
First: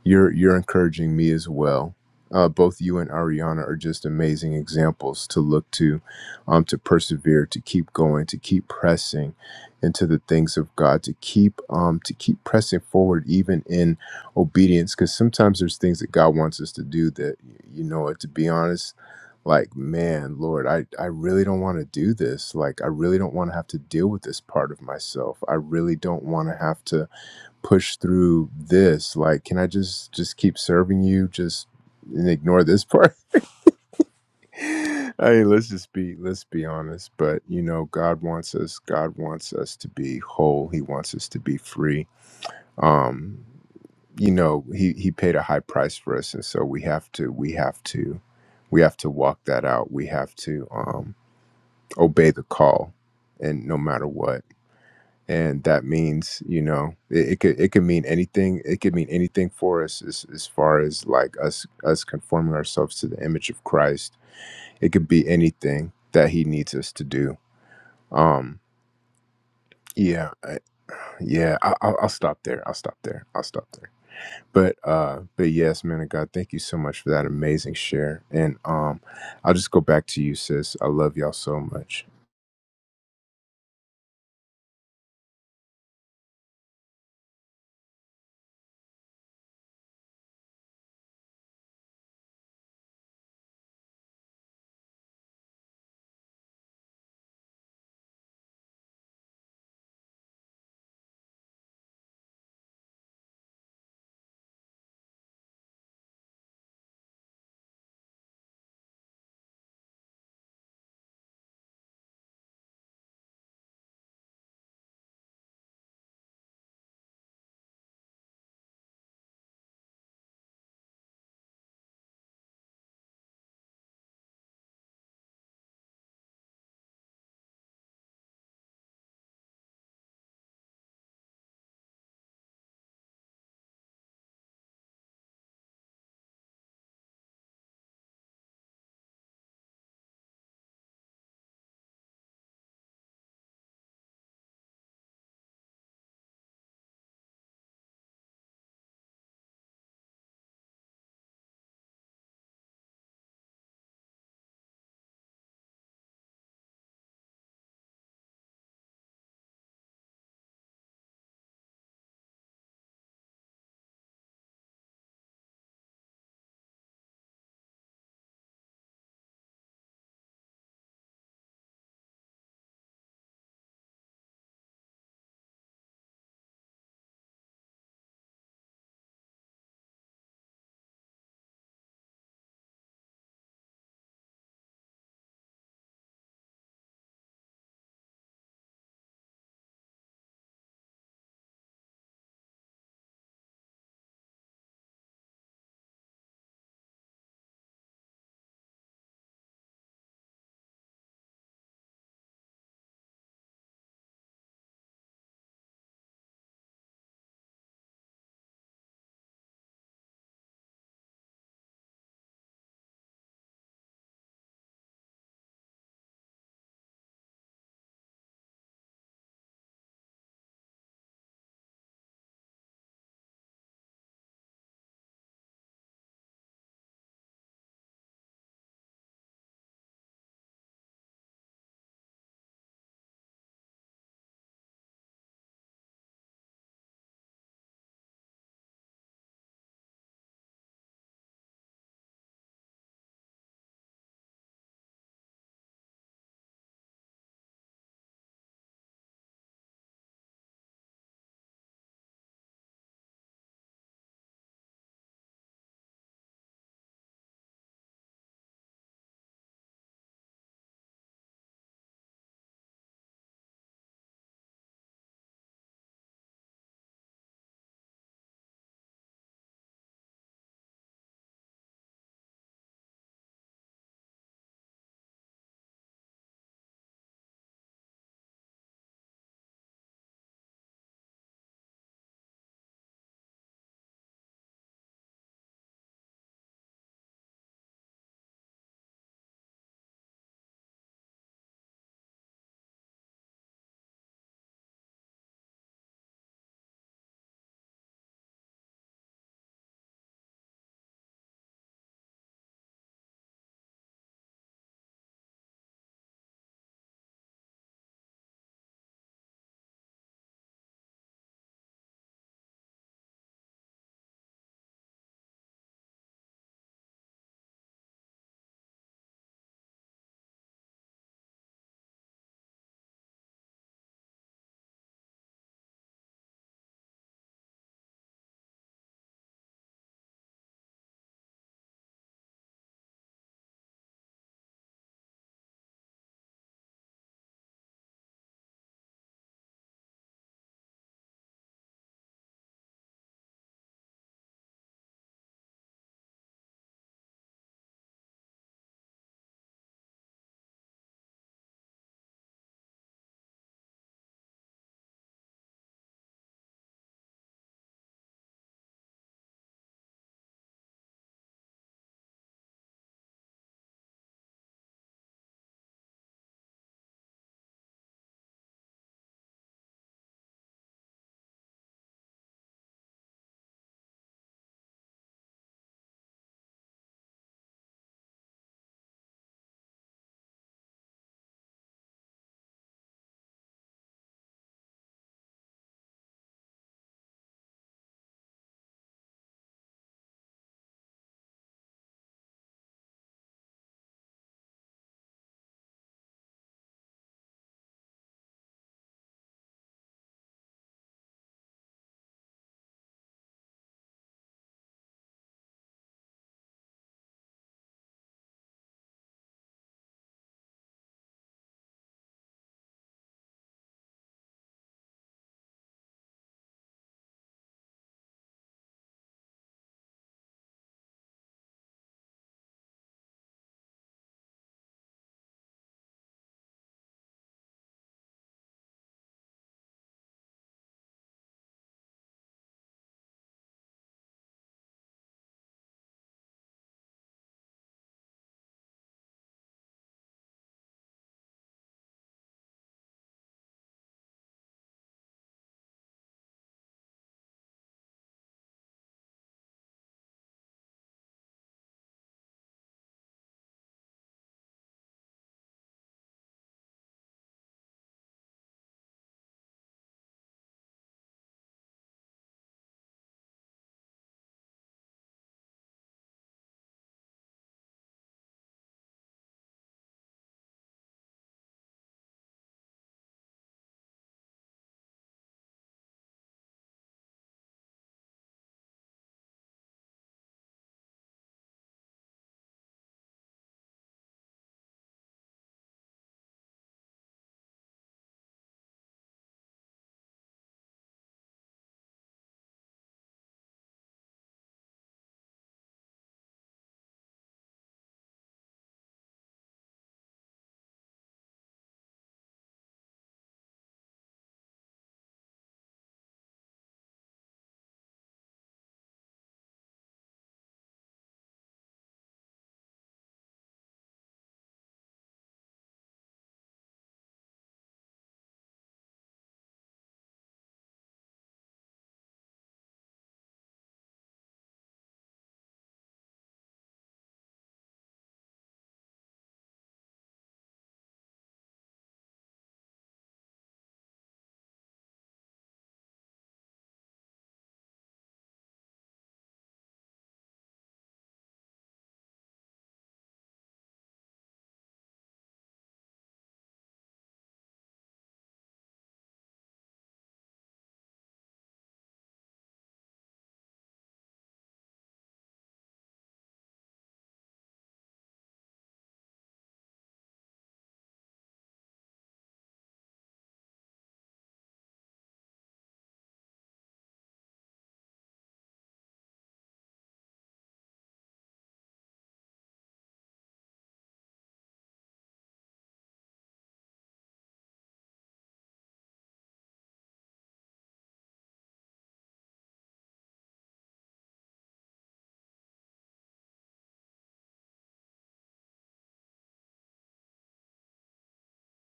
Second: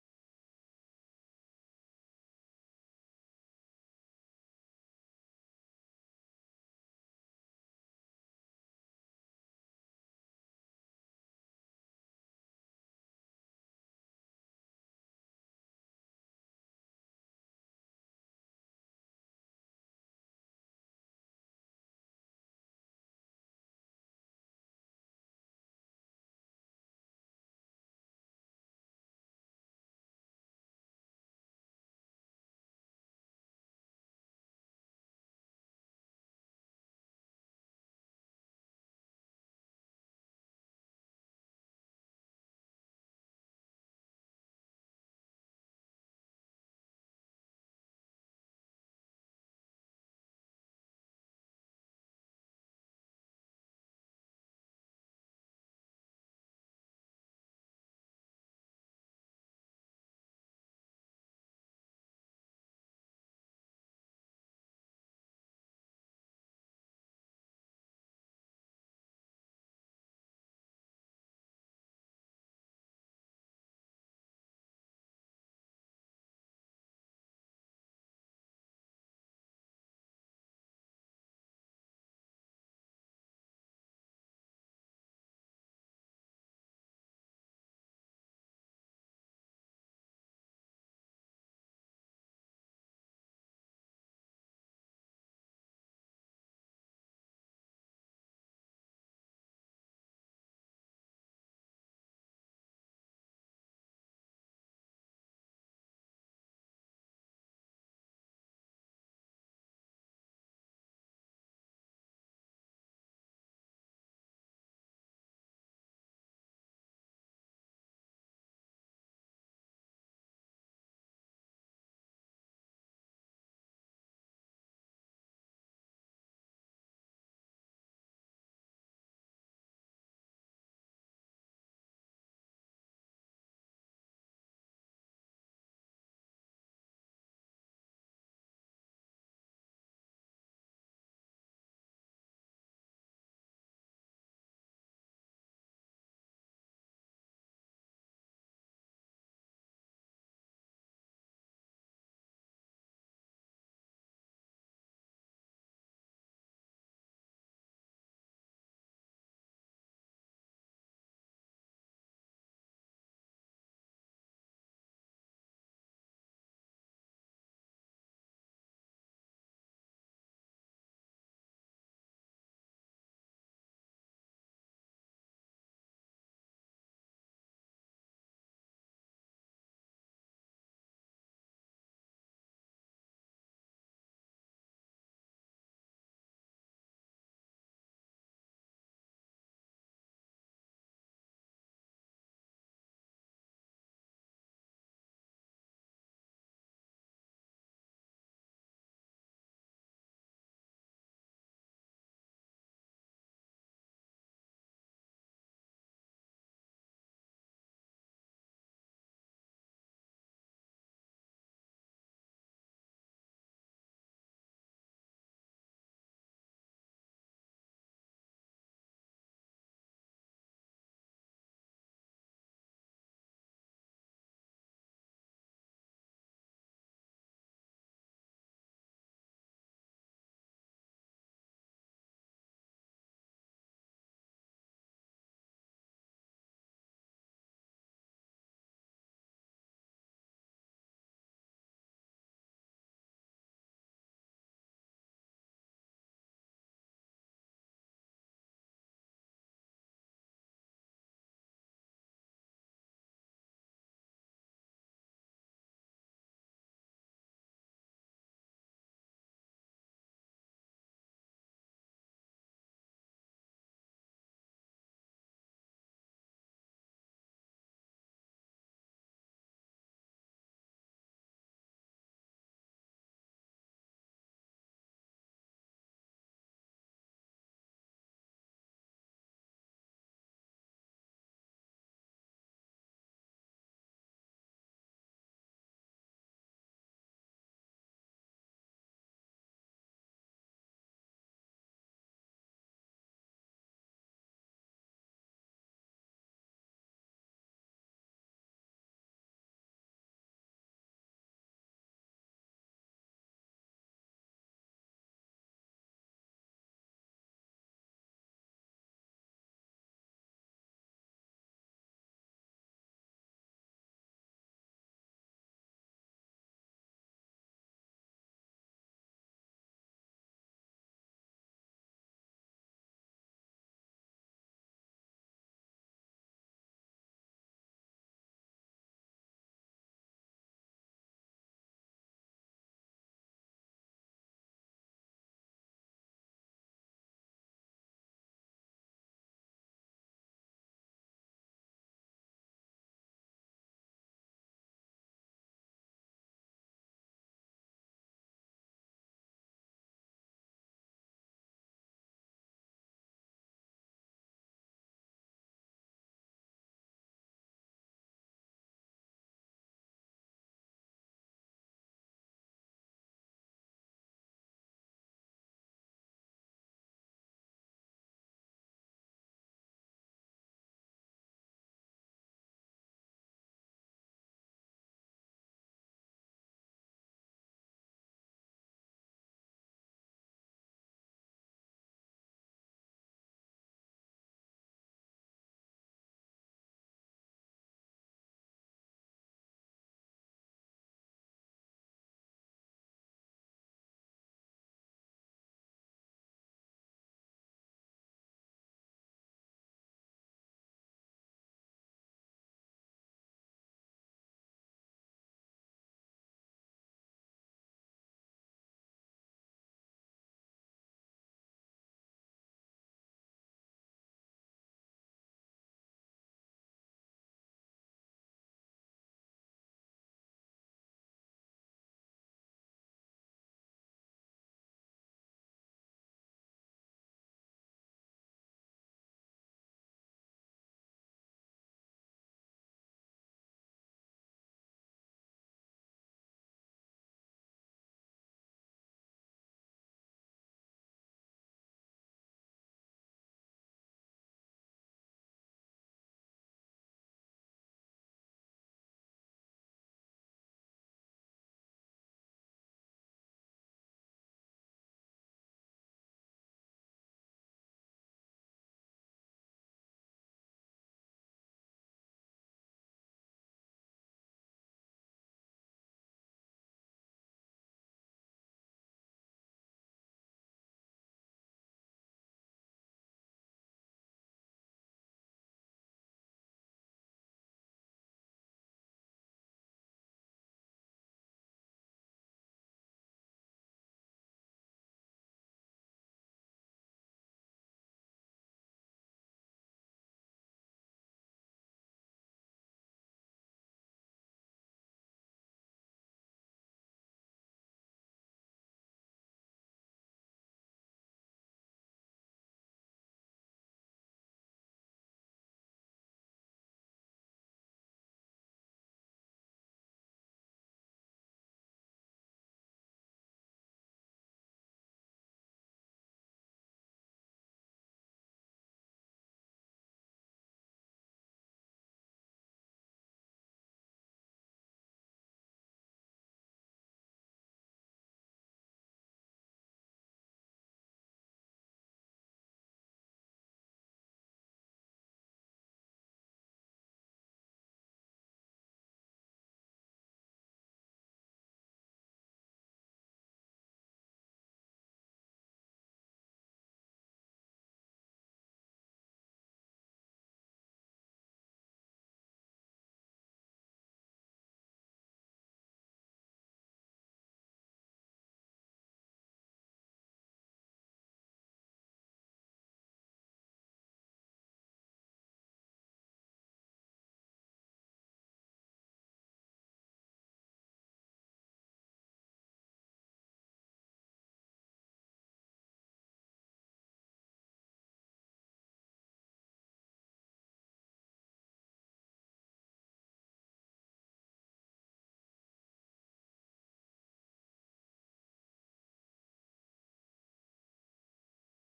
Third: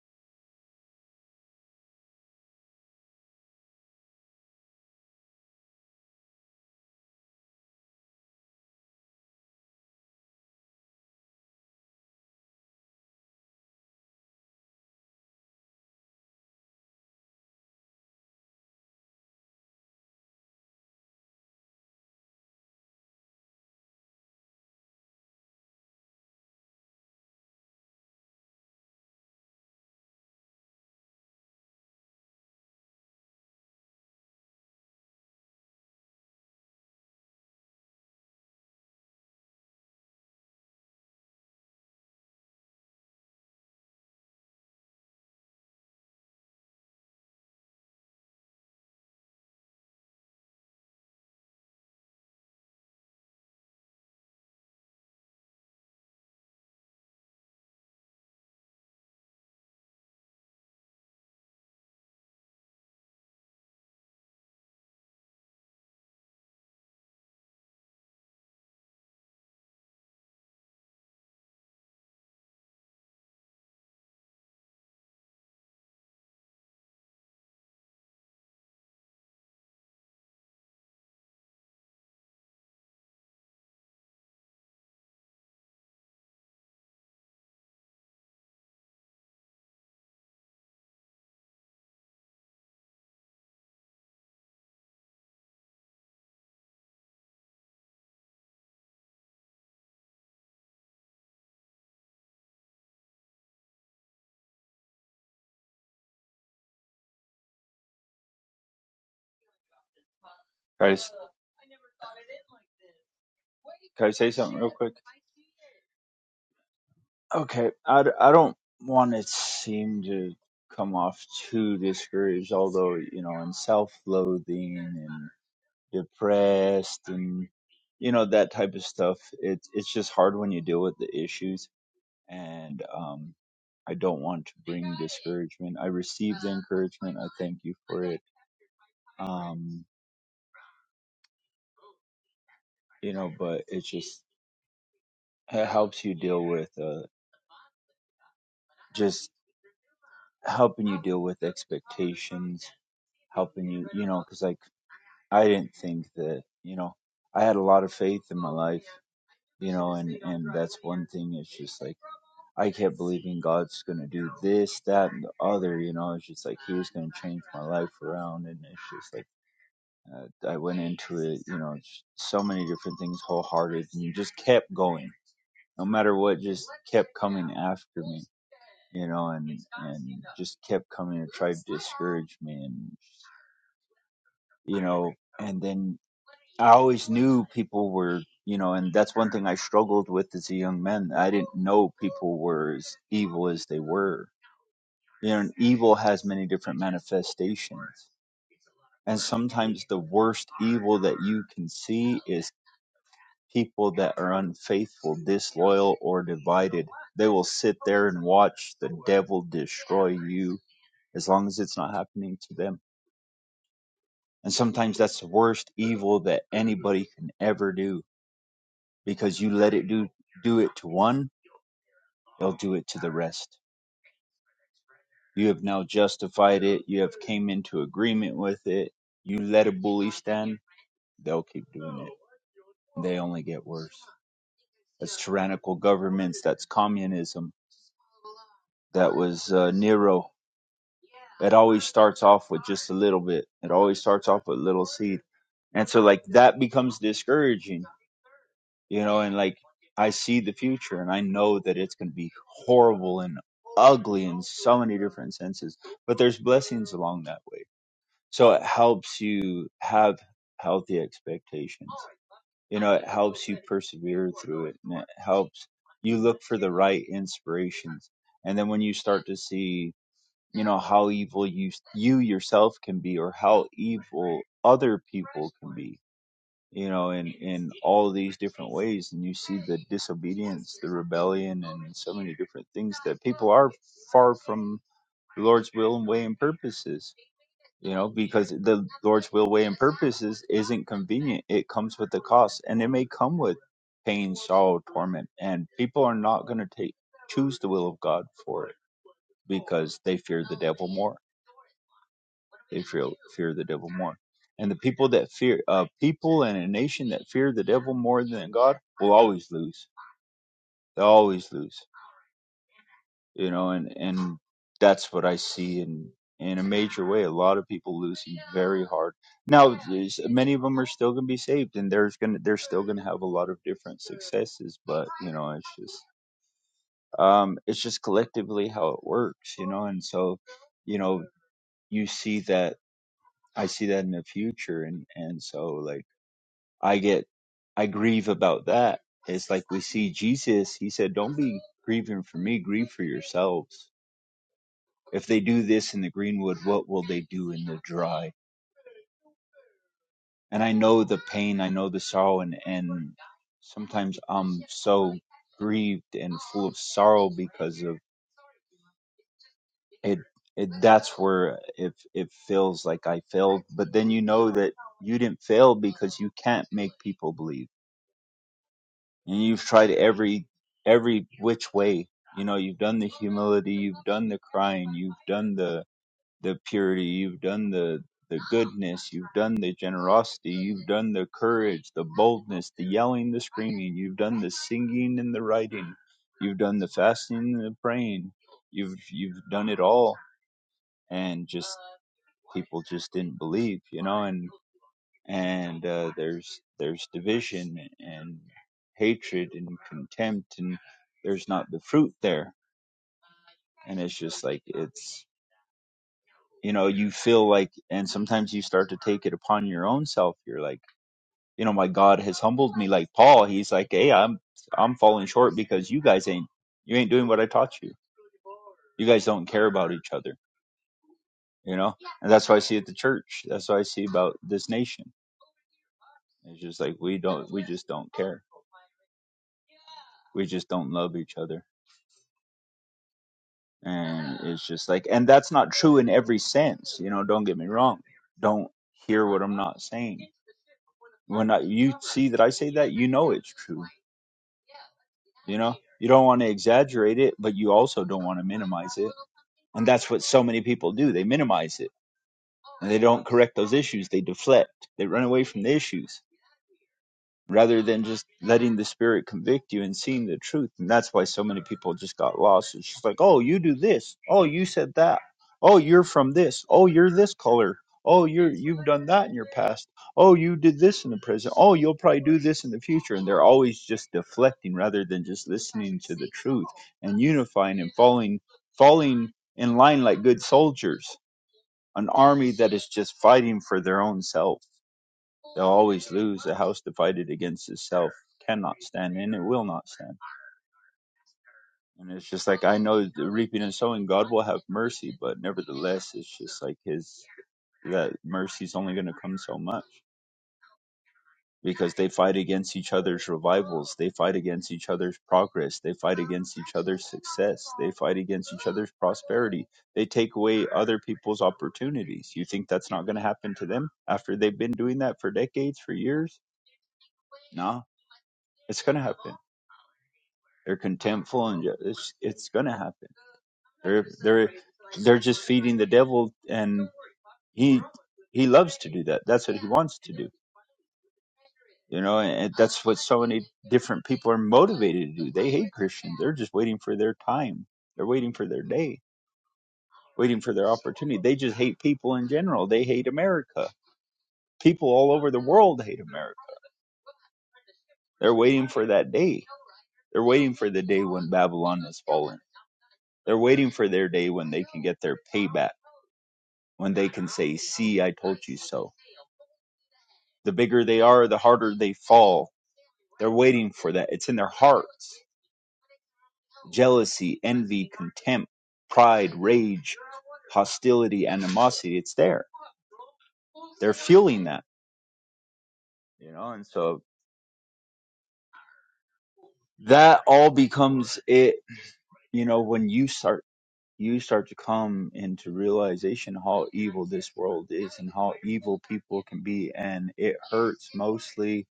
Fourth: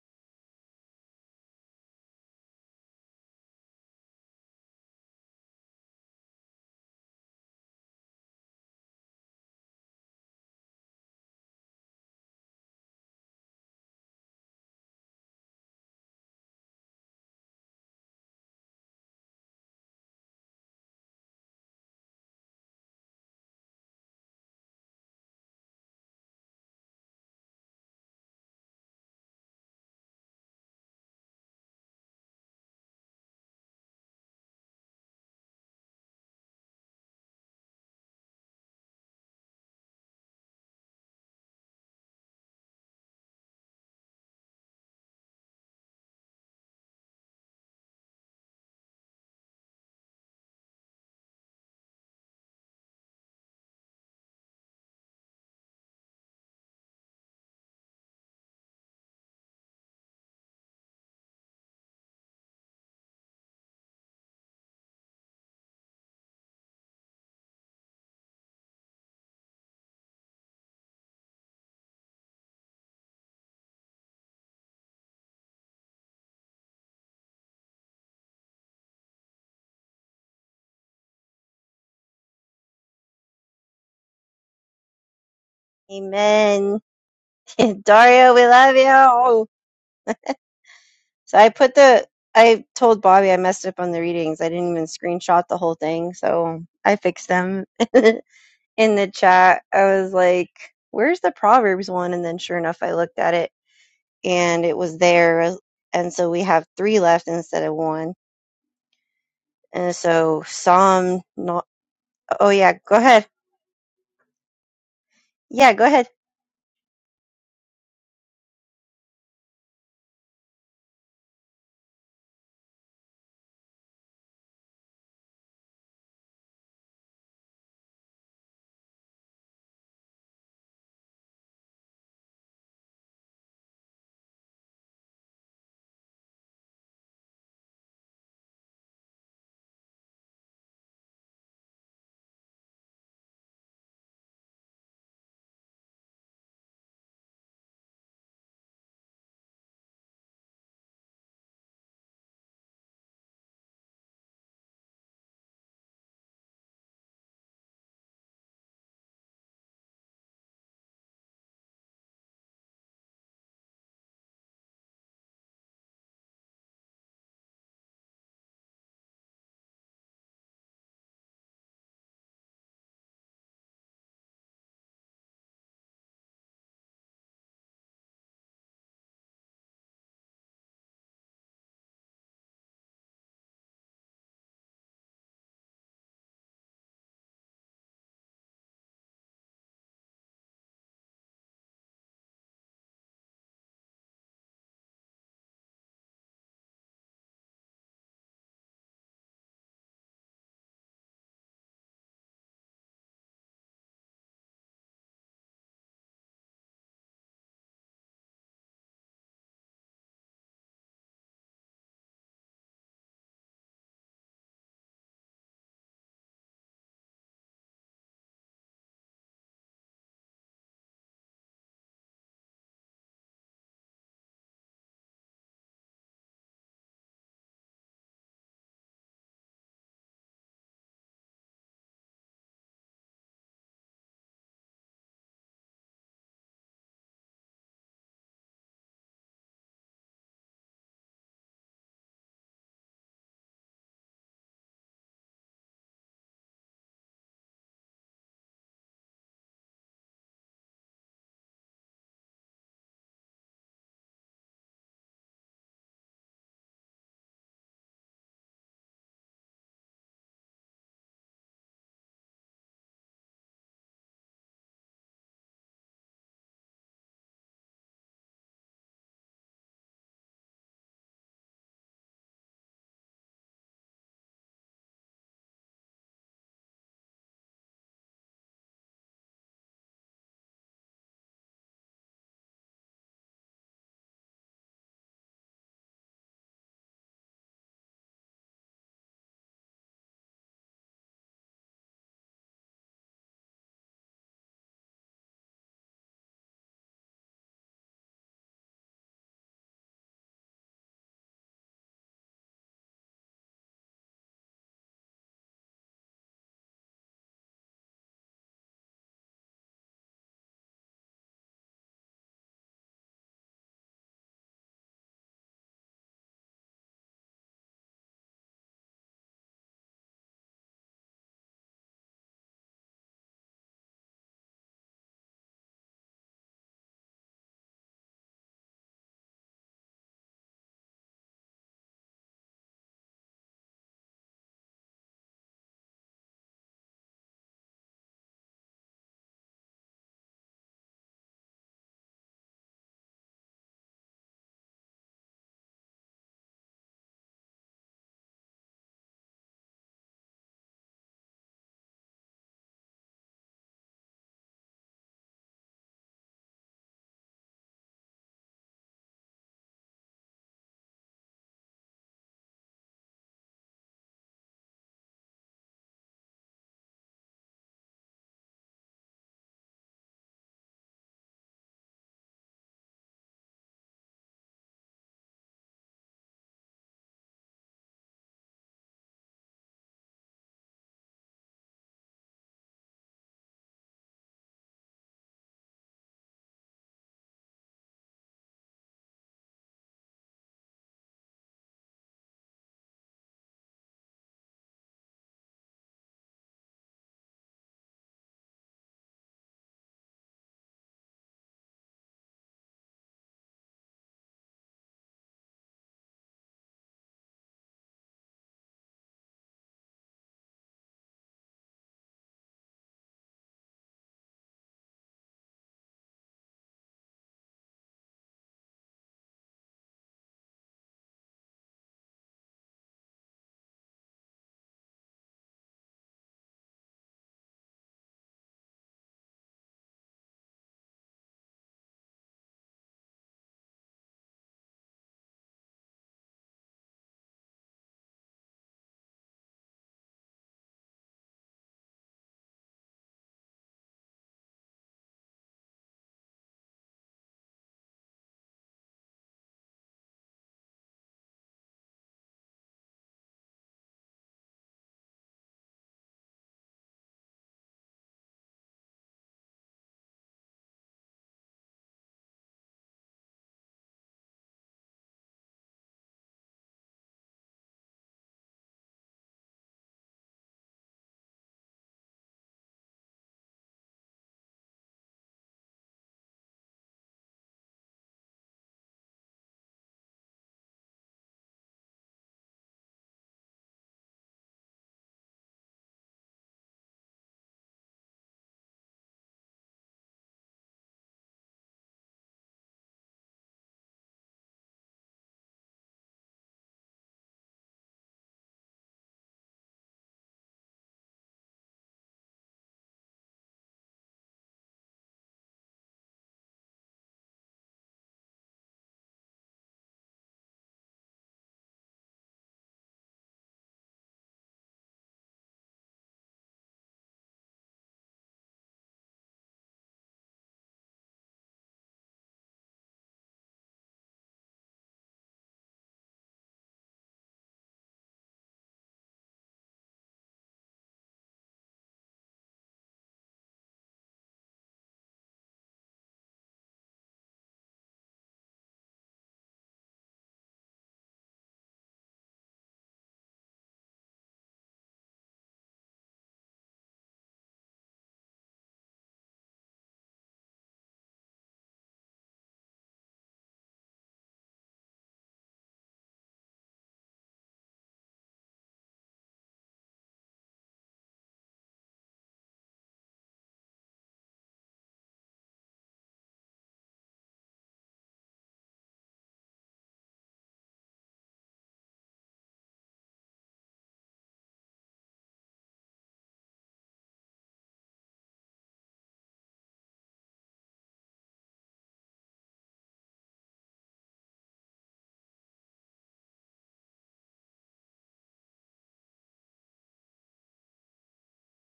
S1: you're you're encouraging me as well. Uh, both you and Ariana are just amazing examples to look to, um, to persevere, to keep going, to keep pressing into the things of God, to keep um, to keep pressing forward even in obedience. Because sometimes there's things that God wants us to do that you know what. To be honest, like man, Lord, I I really don't want to do this. Like I really don't want to have to deal with this part of myself. I really don't want to have to push through this like can i just just keep serving you just and ignore this part i mean let's just be let's be honest but you know god wants us god wants us to be whole he wants us to be free um you know he he paid a high price for us and so we have to we have to we have to walk that out we have to um obey the call and no matter what and that means you know it, it could it could mean anything it could mean anything for us as, as far as like us us conforming ourselves to the image of christ it could be anything that he needs us to do um yeah I, yeah I, I'll, I'll stop there i'll stop there i'll stop there but uh but yes man of god thank you so much for that amazing share and um i'll just go back to you sis i love y'all so much
S2: Amen. Dario, we love you. So I put the, I told Bobby I messed up on the readings. I didn't even screenshot the whole thing. So I fixed them in the chat. I was like, where's the Proverbs one? And then sure enough, I looked at it and it was there. And so we have three left instead of one. And so
S4: Guys,
S2: Psalm, not, oh yeah, go ahead.
S4: can I say something real quick?
S2: Yeah, go ahead.
S4: Okay, I, d- I don't want to seem to come off too discouraged, although, you know, and self loathing and depressed and, you know, that type of stuff. It's it's just hard when you deal with the issues. And um, I don't want to bring discouragement. I received the encouragement. I thank you for it. Um, you know, but it just it helps you deal with uh, just helping you deal with expectations, helping you, you know because like I didn't think that, you know, I had a lot of faith in my life, you know, and, and that's one thing. It's just like, I kept believing God's going to do this, that, and the other, you know, it's just like He was going to change my life around. And it's just like, uh, I went into it, you know, just so many different things wholehearted and you just kept going, no matter what, just kept coming after me, you know, and, and just kept coming and tried to discourage me and, you know, and then I always knew people were, you know, and that's one thing I struggled with as a young man. I didn't know people were as evil as they were. You know, and evil has many different manifestations. And sometimes the worst evil that you can see is people that are unfaithful, disloyal, or divided. They will sit there and watch the devil destroy you as long as it's not happening to them. And sometimes that's the worst evil that anybody can ever do because you let it do do it to one it'll do it to the rest you have now justified it you have came into agreement with it you let a bully stand they'll keep doing it they only get worse that's tyrannical governments that's communism that was uh, nero it always starts off with just a little bit it always starts off with little seed and so like that becomes discouraging you know, and like I see the future and I know that it's going to be horrible and ugly in so many different senses, but there's blessings along that way. So it helps you have healthy expectations. You know, it helps you persevere through it and it helps you look for the right inspirations. And then when you start to see, you know, how evil you you yourself can be or how evil other people can be, you know, in in all these different ways, and you see the disobedience, the rebellion, and so many different things that people are far from the Lord's will and way and purposes. You know, because the Lord's will, way, and purposes isn't convenient. It comes with the cost, and it may come with pain, sorrow, torment, and people are not going to take choose the will of God for it because they fear the devil more they fear, fear the devil more. And the people that fear, a people and a nation that fear the devil more than God will always lose. They'll always lose, you know, and, and that's what I see in, in a major way. A lot of people losing very hard. Now, there's- many of them are still going to be saved and there's going to, they're still going to have a lot of different successes, but you know, it's just, um, it's just collectively how it works, you know, and so, you know, you see that I see that in the future, and and so like I get I grieve about that. It's like we see Jesus, he said, Don't be grieving for me, grieve for yourselves. If they do this in the greenwood, what will they do in the dry? And I know the pain, I know the sorrow, and, and sometimes I'm so grieved and full of sorrow because of it. It that's where if it feels like I failed, but then you know that you didn't fail because you can't make people believe and you've tried every every which way you know you've done the humility you've done the crying you've done the the purity you've done the the goodness you've done the generosity you've done the courage the boldness the yelling the screaming you've done the singing and the writing you've done the fasting and the praying you've you've done it all and just people just didn't believe you know and and uh, there's there's division and hatred and contempt and there's not the fruit there and it's just like it's you know you feel like and sometimes you start to take it upon your own self you're like you know my god has humbled me like paul he's like hey i'm i'm falling short because you guys ain't you ain't doing what i taught you you guys don't care about each other you know and that's what i see at the church that's what i see about this nation it's just like we don't we just don't care we just don't love each other and it's just like and that's not true in every sense you know don't get me wrong don't hear what i'm not saying when I, you see that i say that you know it's true you know you don't want to exaggerate it but you also don't want to minimize it and that's what so many people do they minimize it and they don't correct those issues they deflect they run away from the issues rather than just letting the spirit convict you and seeing the truth. And that's why so many people just got lost. It's just like, oh, you do this. Oh, you said that. Oh, you're from this. Oh, you're this color. Oh, you're you've done that in your past. Oh, you did this in the present. Oh, you'll probably do this in the future. And they're always just deflecting rather than just listening to the truth and unifying and falling falling in line like good soldiers, an army that is just fighting for their own self. They'll always lose. A house divided against itself cannot stand, and it will not stand. And it's just like I know the reaping and sowing, God will have mercy, but nevertheless, it's just like His that mercy's only going to come so much because they fight against each other's revivals, they fight against each other's progress, they fight against each other's success, they fight against each other's prosperity. They take away other people's opportunities. You think that's not going to happen to them after they've been doing that for decades, for years? Nah, it's going to happen They're contemptful, and ju- it's it's gonna happen. They're they're they're just feeding the devil, and he he loves to do that. That's what he wants to do, you know. And that's what so many different people are motivated to do. They hate Christians. They're just waiting for their time. They're waiting for their day, waiting for their opportunity. They just hate people in general. They hate America. People all over the world hate America. They're waiting for that day. They're waiting for the day when Babylon is fallen. They're waiting for their day when they can get their payback when they can say, See, I told you so. The bigger they are, the harder they fall. They're waiting for that. It's in their hearts. Jealousy, envy, contempt, pride, rage, hostility, animosity. It's there. They're fueling that, you know, and so that all becomes it, you know, when you start you start to come into realization how evil this world is and how evil people can be and it hurts mostly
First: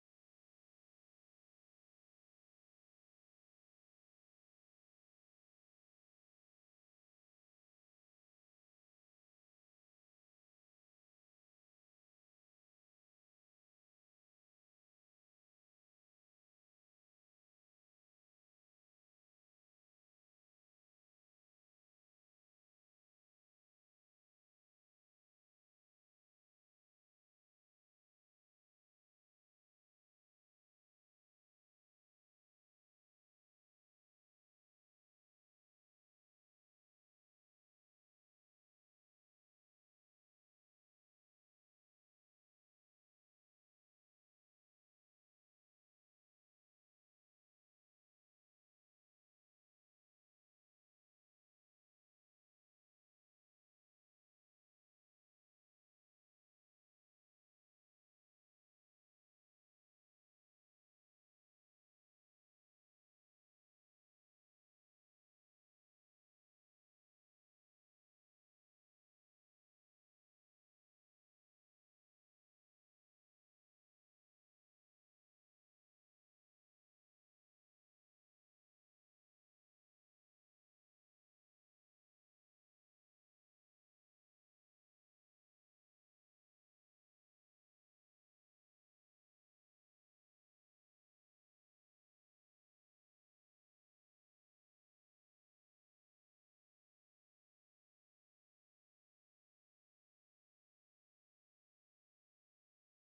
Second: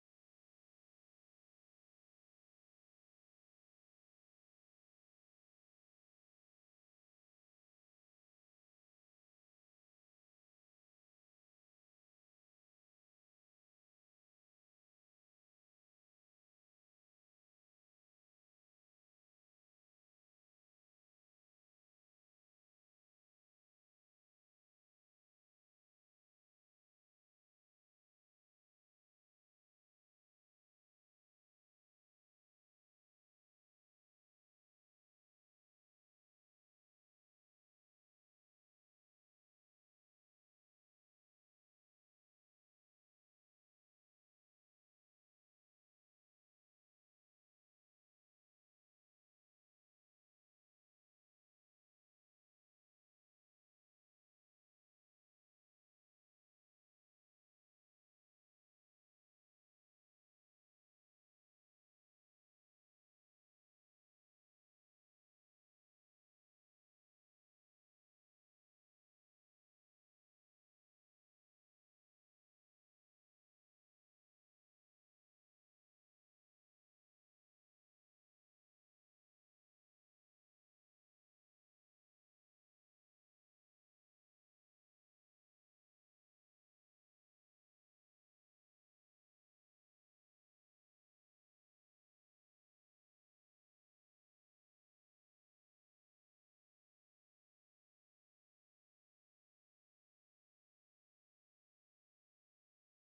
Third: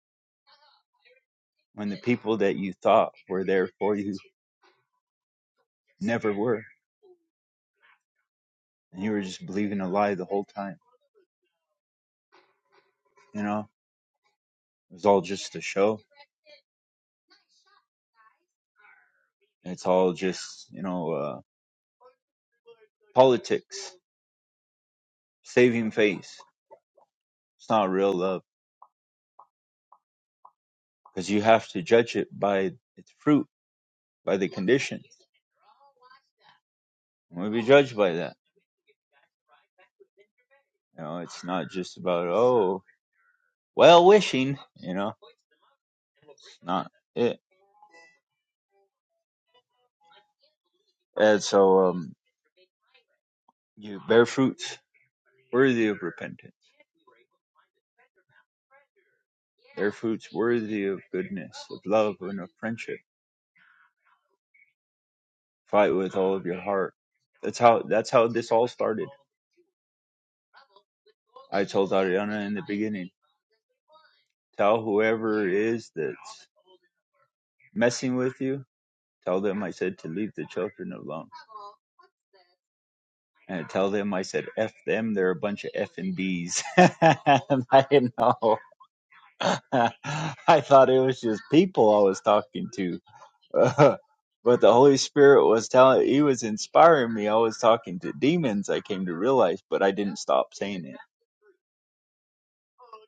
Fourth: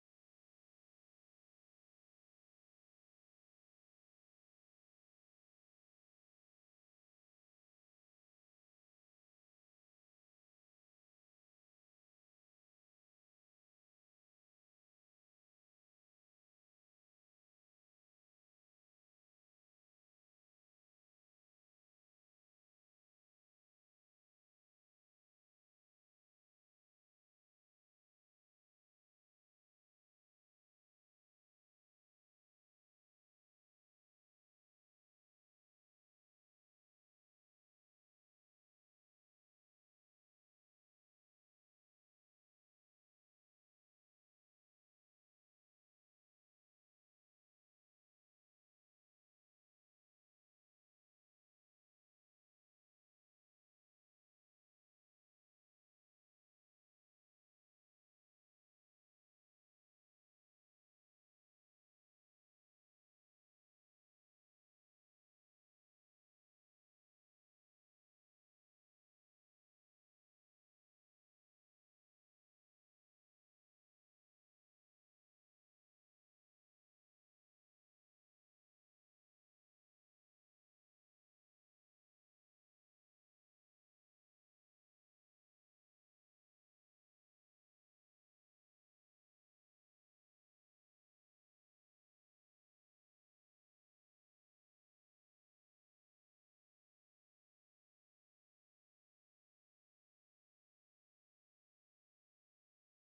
S4: when the people that you thought were there for you never were and you were just believing a lie the whole time. You know, it was all just a show. It's all just you know uh, politics, saving face. It's not real love because you have to judge it by its fruit, by the conditions. And We'll be judged by that. You know, it's not just about oh well wishing. You know, it's not it. And so um, you bear fruits worthy of repentance, bear fruits worthy of goodness, of love, and of friendship. Fight with all of your heart. That's how that's how this all started. I told Ariana in the beginning, tell whoever it is that's messing with you, tell them I said to leave the children alone. And tell them I said F them, they're a bunch of F and Bs. I didn't know. I thought it was just people I was talking to. but the Holy Spirit was telling he was inspiring me. I was talking to demons, I came to realize, but I didn't stop saying it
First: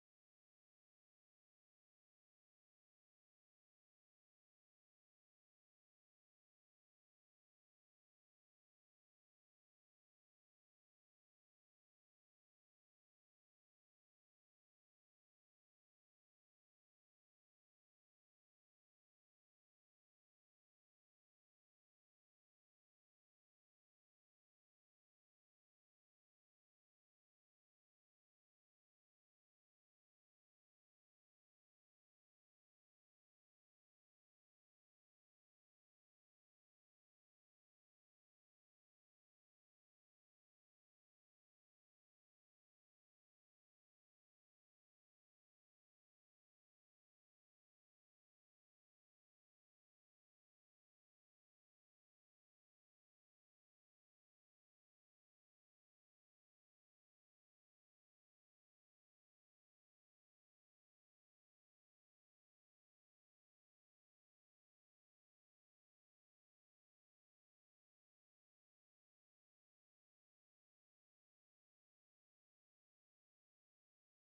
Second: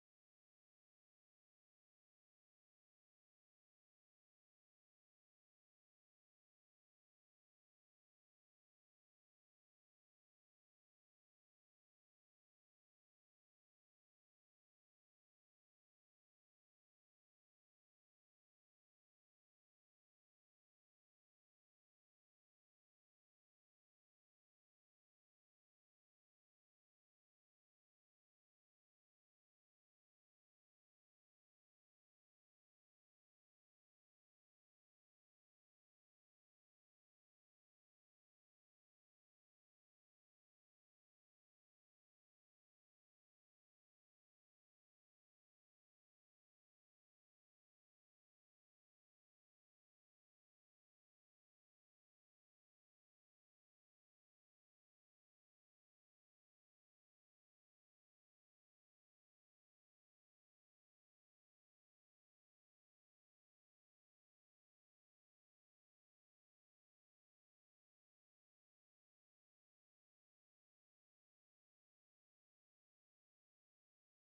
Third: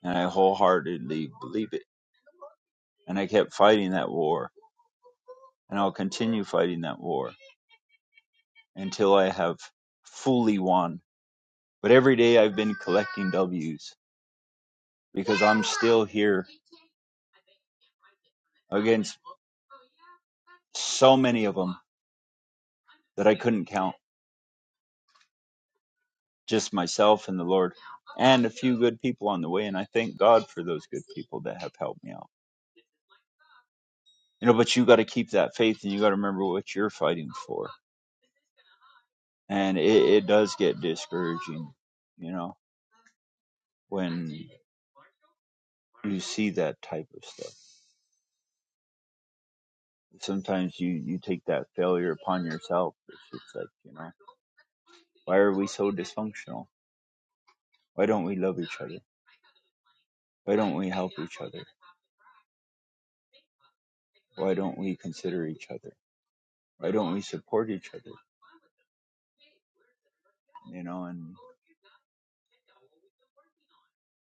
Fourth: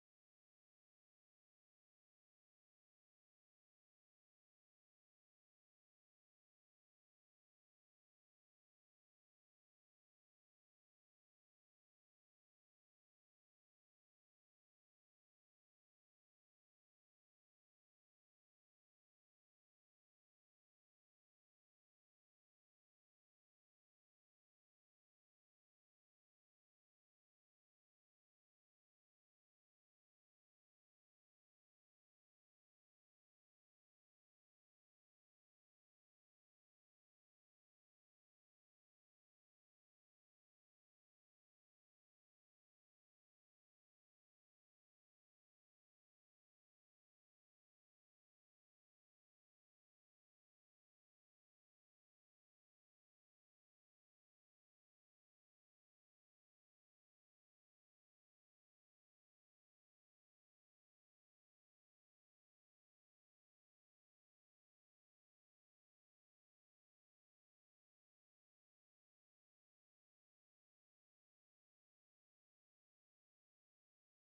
S4: and I wholeheartedly believe it. And I kept fighting that war, and I'll continue fighting that war until I have fully won. But every day I've been collecting W's because I'm still here against so many of them that I couldn't count, just myself and the Lord, and a few good people on the way. And I thank God for those good people that have helped me out. You know, but you got to keep that faith and you got to remember what you're fighting for. And it, it does get discouraging, you know, when you see that type of stuff. Sometimes you you take that failure upon yourself. It's just like you know, why are we so dysfunctional? Why don't we love each other? Why don't we help each other? Why don't we consider each other? Why don't we support each other? You know, and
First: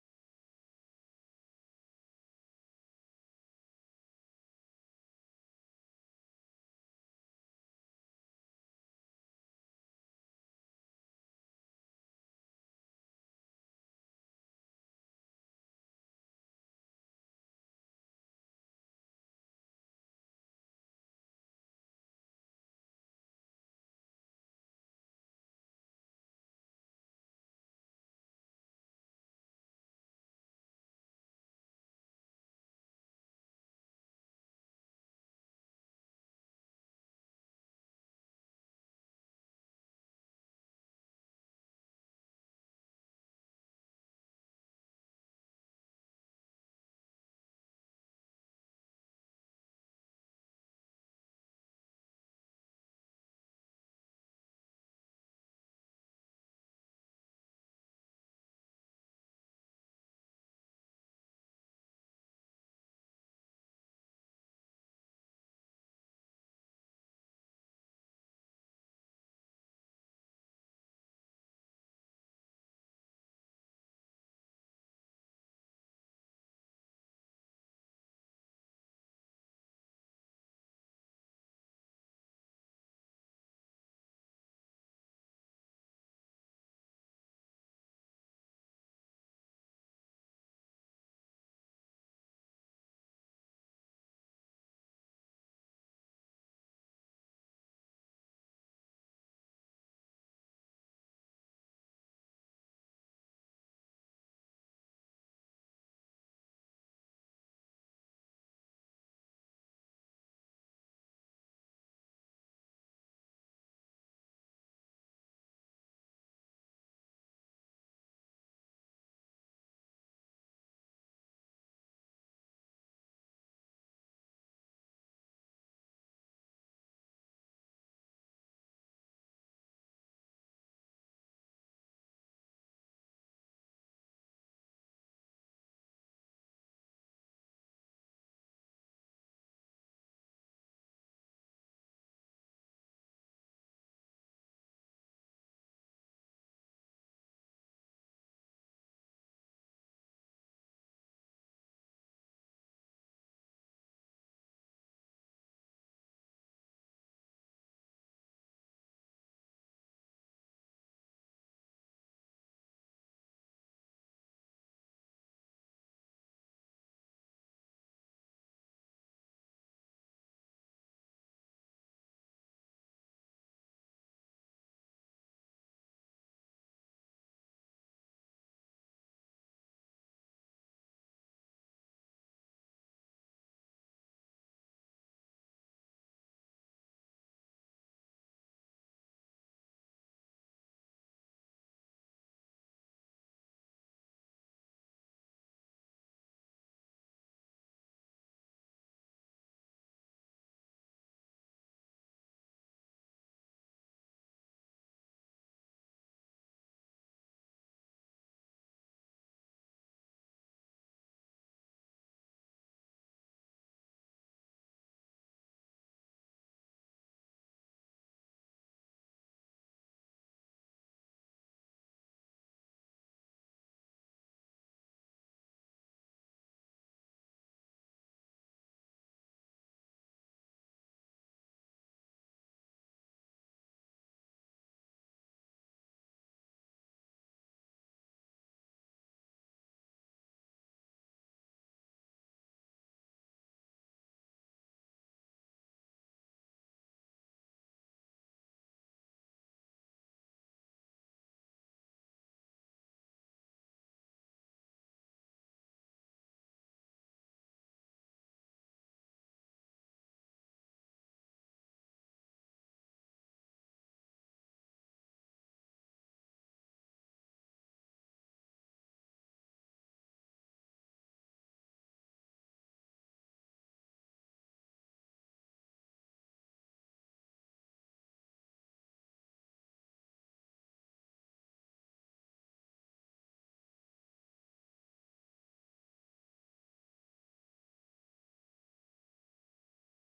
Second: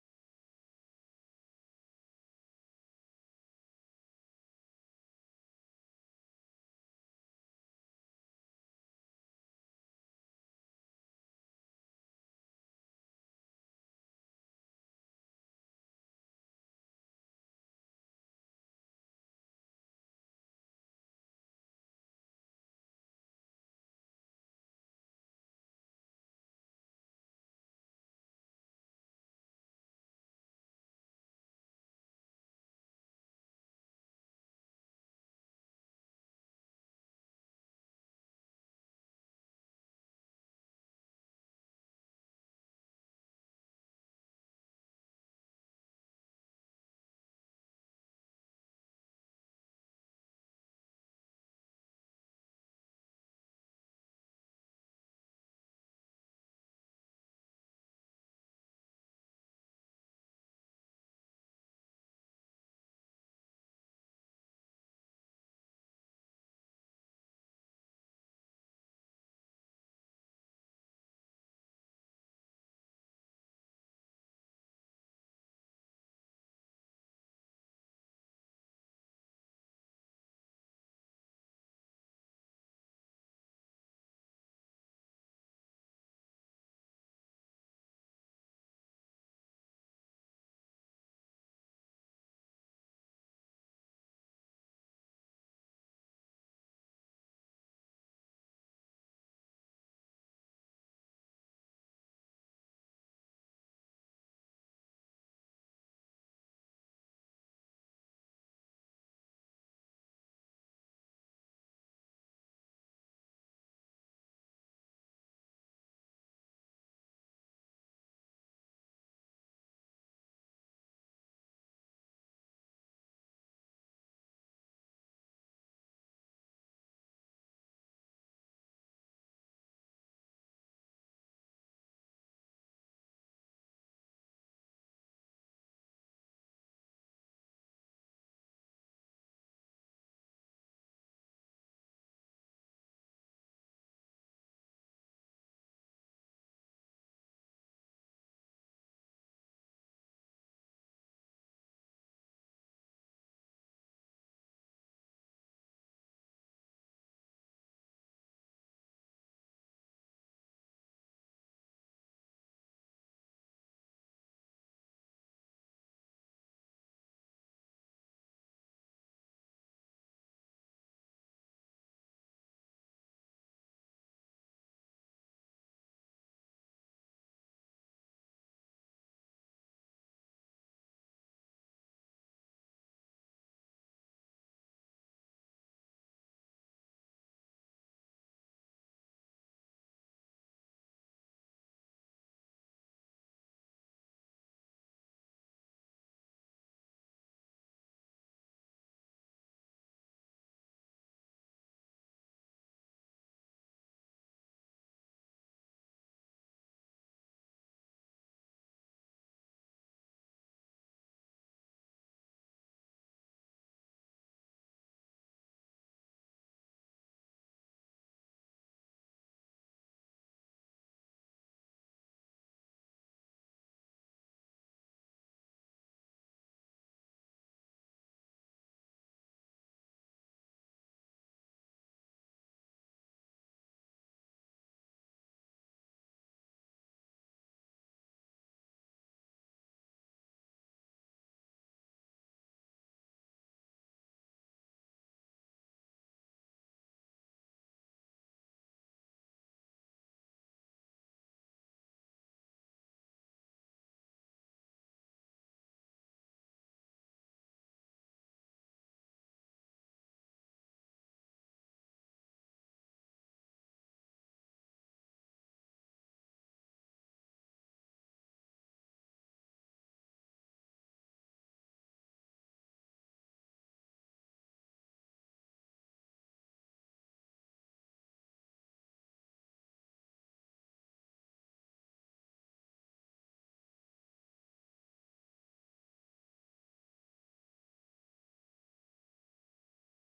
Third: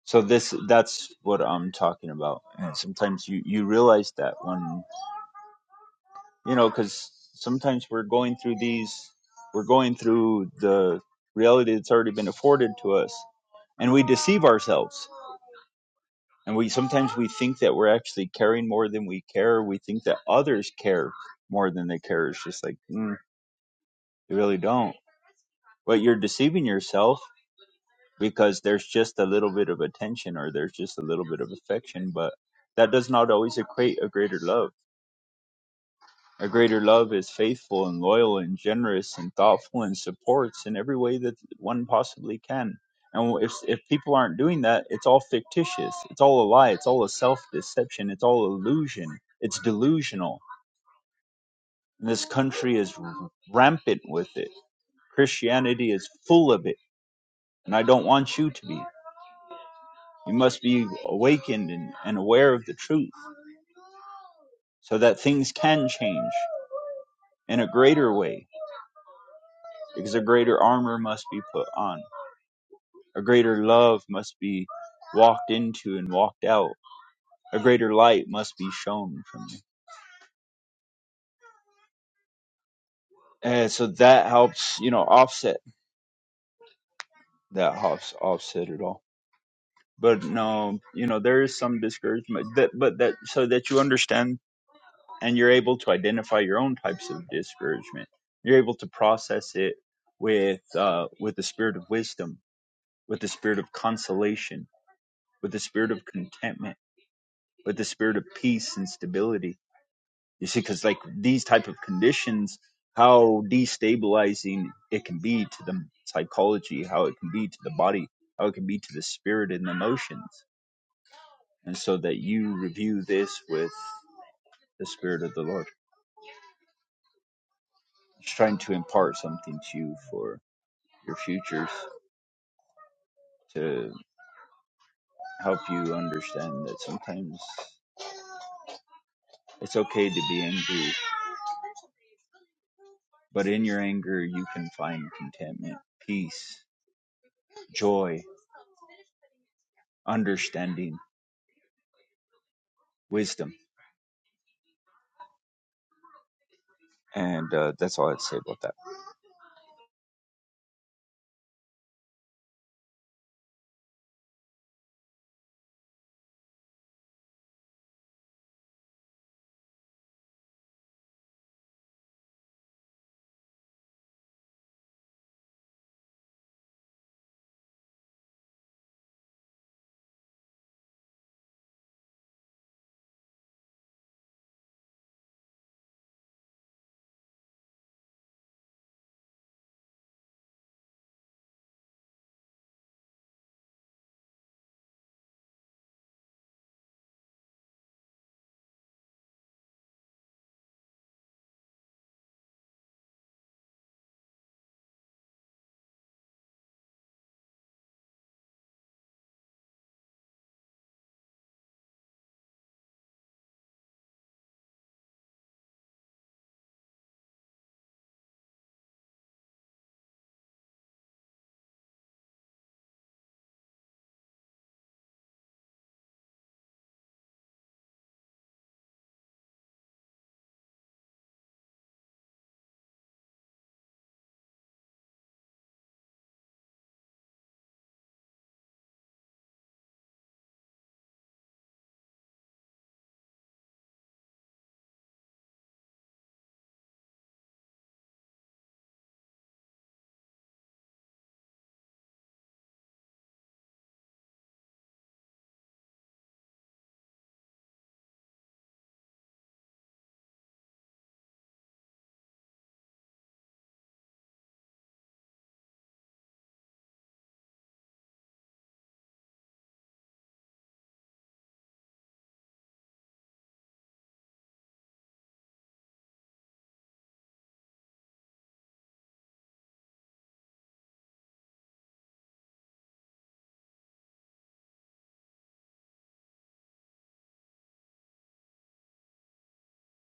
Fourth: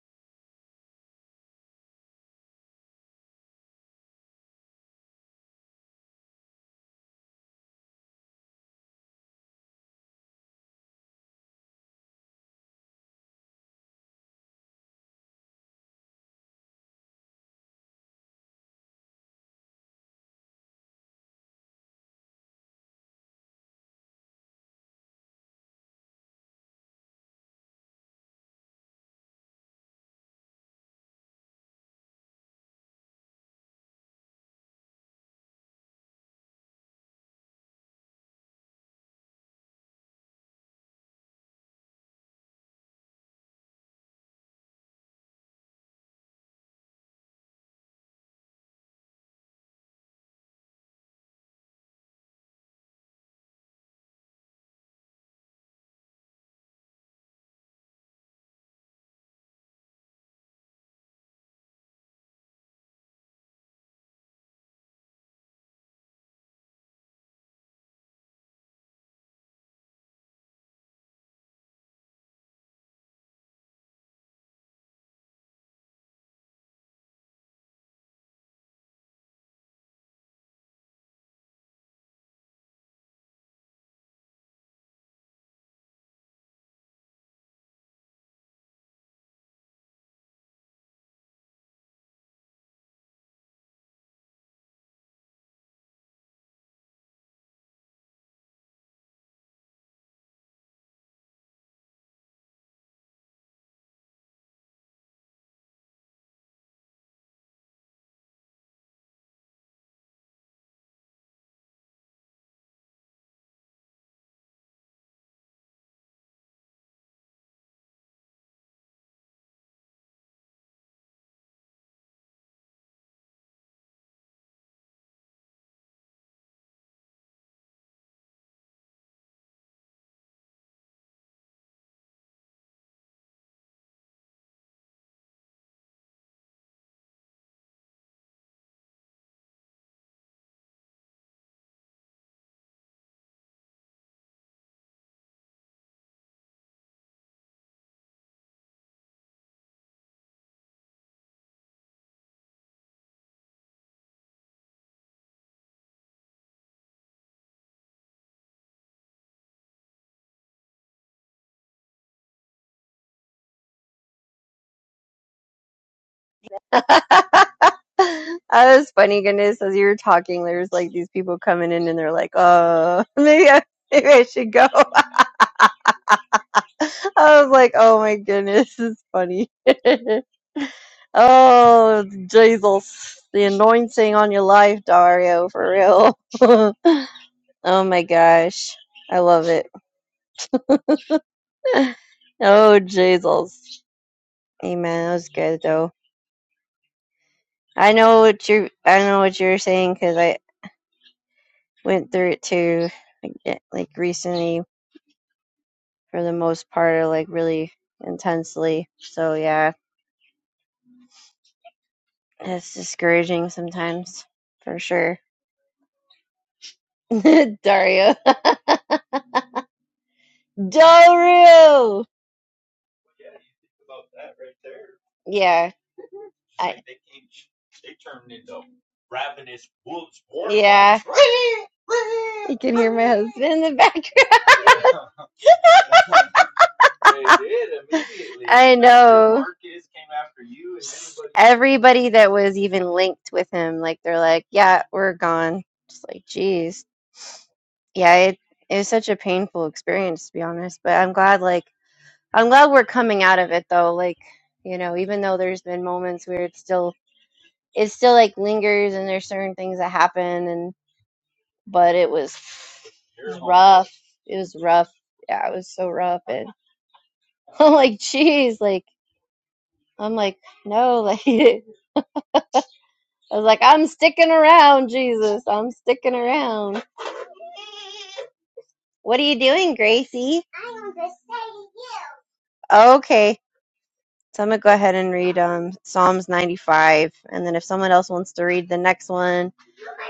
S4: so this that's what I'm talking about. And sometimes you you realize that when you know, because sometimes we're going through these, we're going through the reality that's already been afforded to us, and we deceive ourselves and we sometimes we think that we're actually caring more than we care we think that others care more than they care it's just like mm, they really don't but you're deceiving yourself because there's just a little bit of attention or there's just a little bit of affection but that does not always equate a greater love A greater love is faithful and loyal and generous and thoughtful and supports in every way that one possibly can. And if if people aren't doing that, it's all fictitious. It's all a lie. It's all a self deception. It's all illusion. It's delusional. And this country is r- rampant with it. Christianity is full of it, and I don't want you to be. You must be awakened and, and aware of the truth so that things can change in a greater way because a greater armor must be put on A greater love must be walked into and walked out. A greater light must be shown from you. And so that helps, you know, offset that helps offset it all. But no, you know, there is some discouragement that, but that, so that you understand and you're able to identify your own types of discouragement. You're able to process it with, uh, with the spirit of wisdom, with the spirit of consolation, with the spirit of contentment, with the spirit of peace and stability You see, because like these type of conditions, how destabilizing it can be to the psychology, how it can be to the body, how it can be to the spirit and the emotions, and so that you review this with the spirit of the Lord. Just trying to impart something to you for your futures to help you understand that sometimes it's okay to be angry, but in your anger you can find contentment, peace, joy, understanding, wisdom. And uh, that's all I'd say about that.
S2: That was funny, goodness. As you were talking, there's like these people coming in and they're like, uh, maybe I, maybe I should go. I was like, oh my goodness, this is funny. oh, Jesus. The anointing on your life, Dario, for real. oh my gosh. I love it. oh, Jesus. Amen. That was good, though. I know what you're, I know what you're saying because I went through it too, yeah, like recently for the most part are like really intensely. So yeah, it's discouraging sometimes for sure. Dario, Dario, yeah, I. ravenous wolves. Yeah, you can hear my husband in the background. They did immediately. I know. After Marcus came after you and Everybody everybody that was even linked with him, like they're like, yeah, we're gone. Just like, geez. yeah, it it was such a painful experience to be honest, but I'm glad like I'm glad we're coming out of it though. Like, you know, even though there's been moments where it's still it still like lingers and there's certain things that happen and but it was it was rough. It was rough. Yeah, it was so rough and I'm like, jeez, like I'm like, no, like I was like, I'm sticking around, Jesus. I'm sticking around. What are you doing, Gracie? Okay. So I'm gonna go ahead and read um, Psalms 95, and then if someone else wants to read the next one,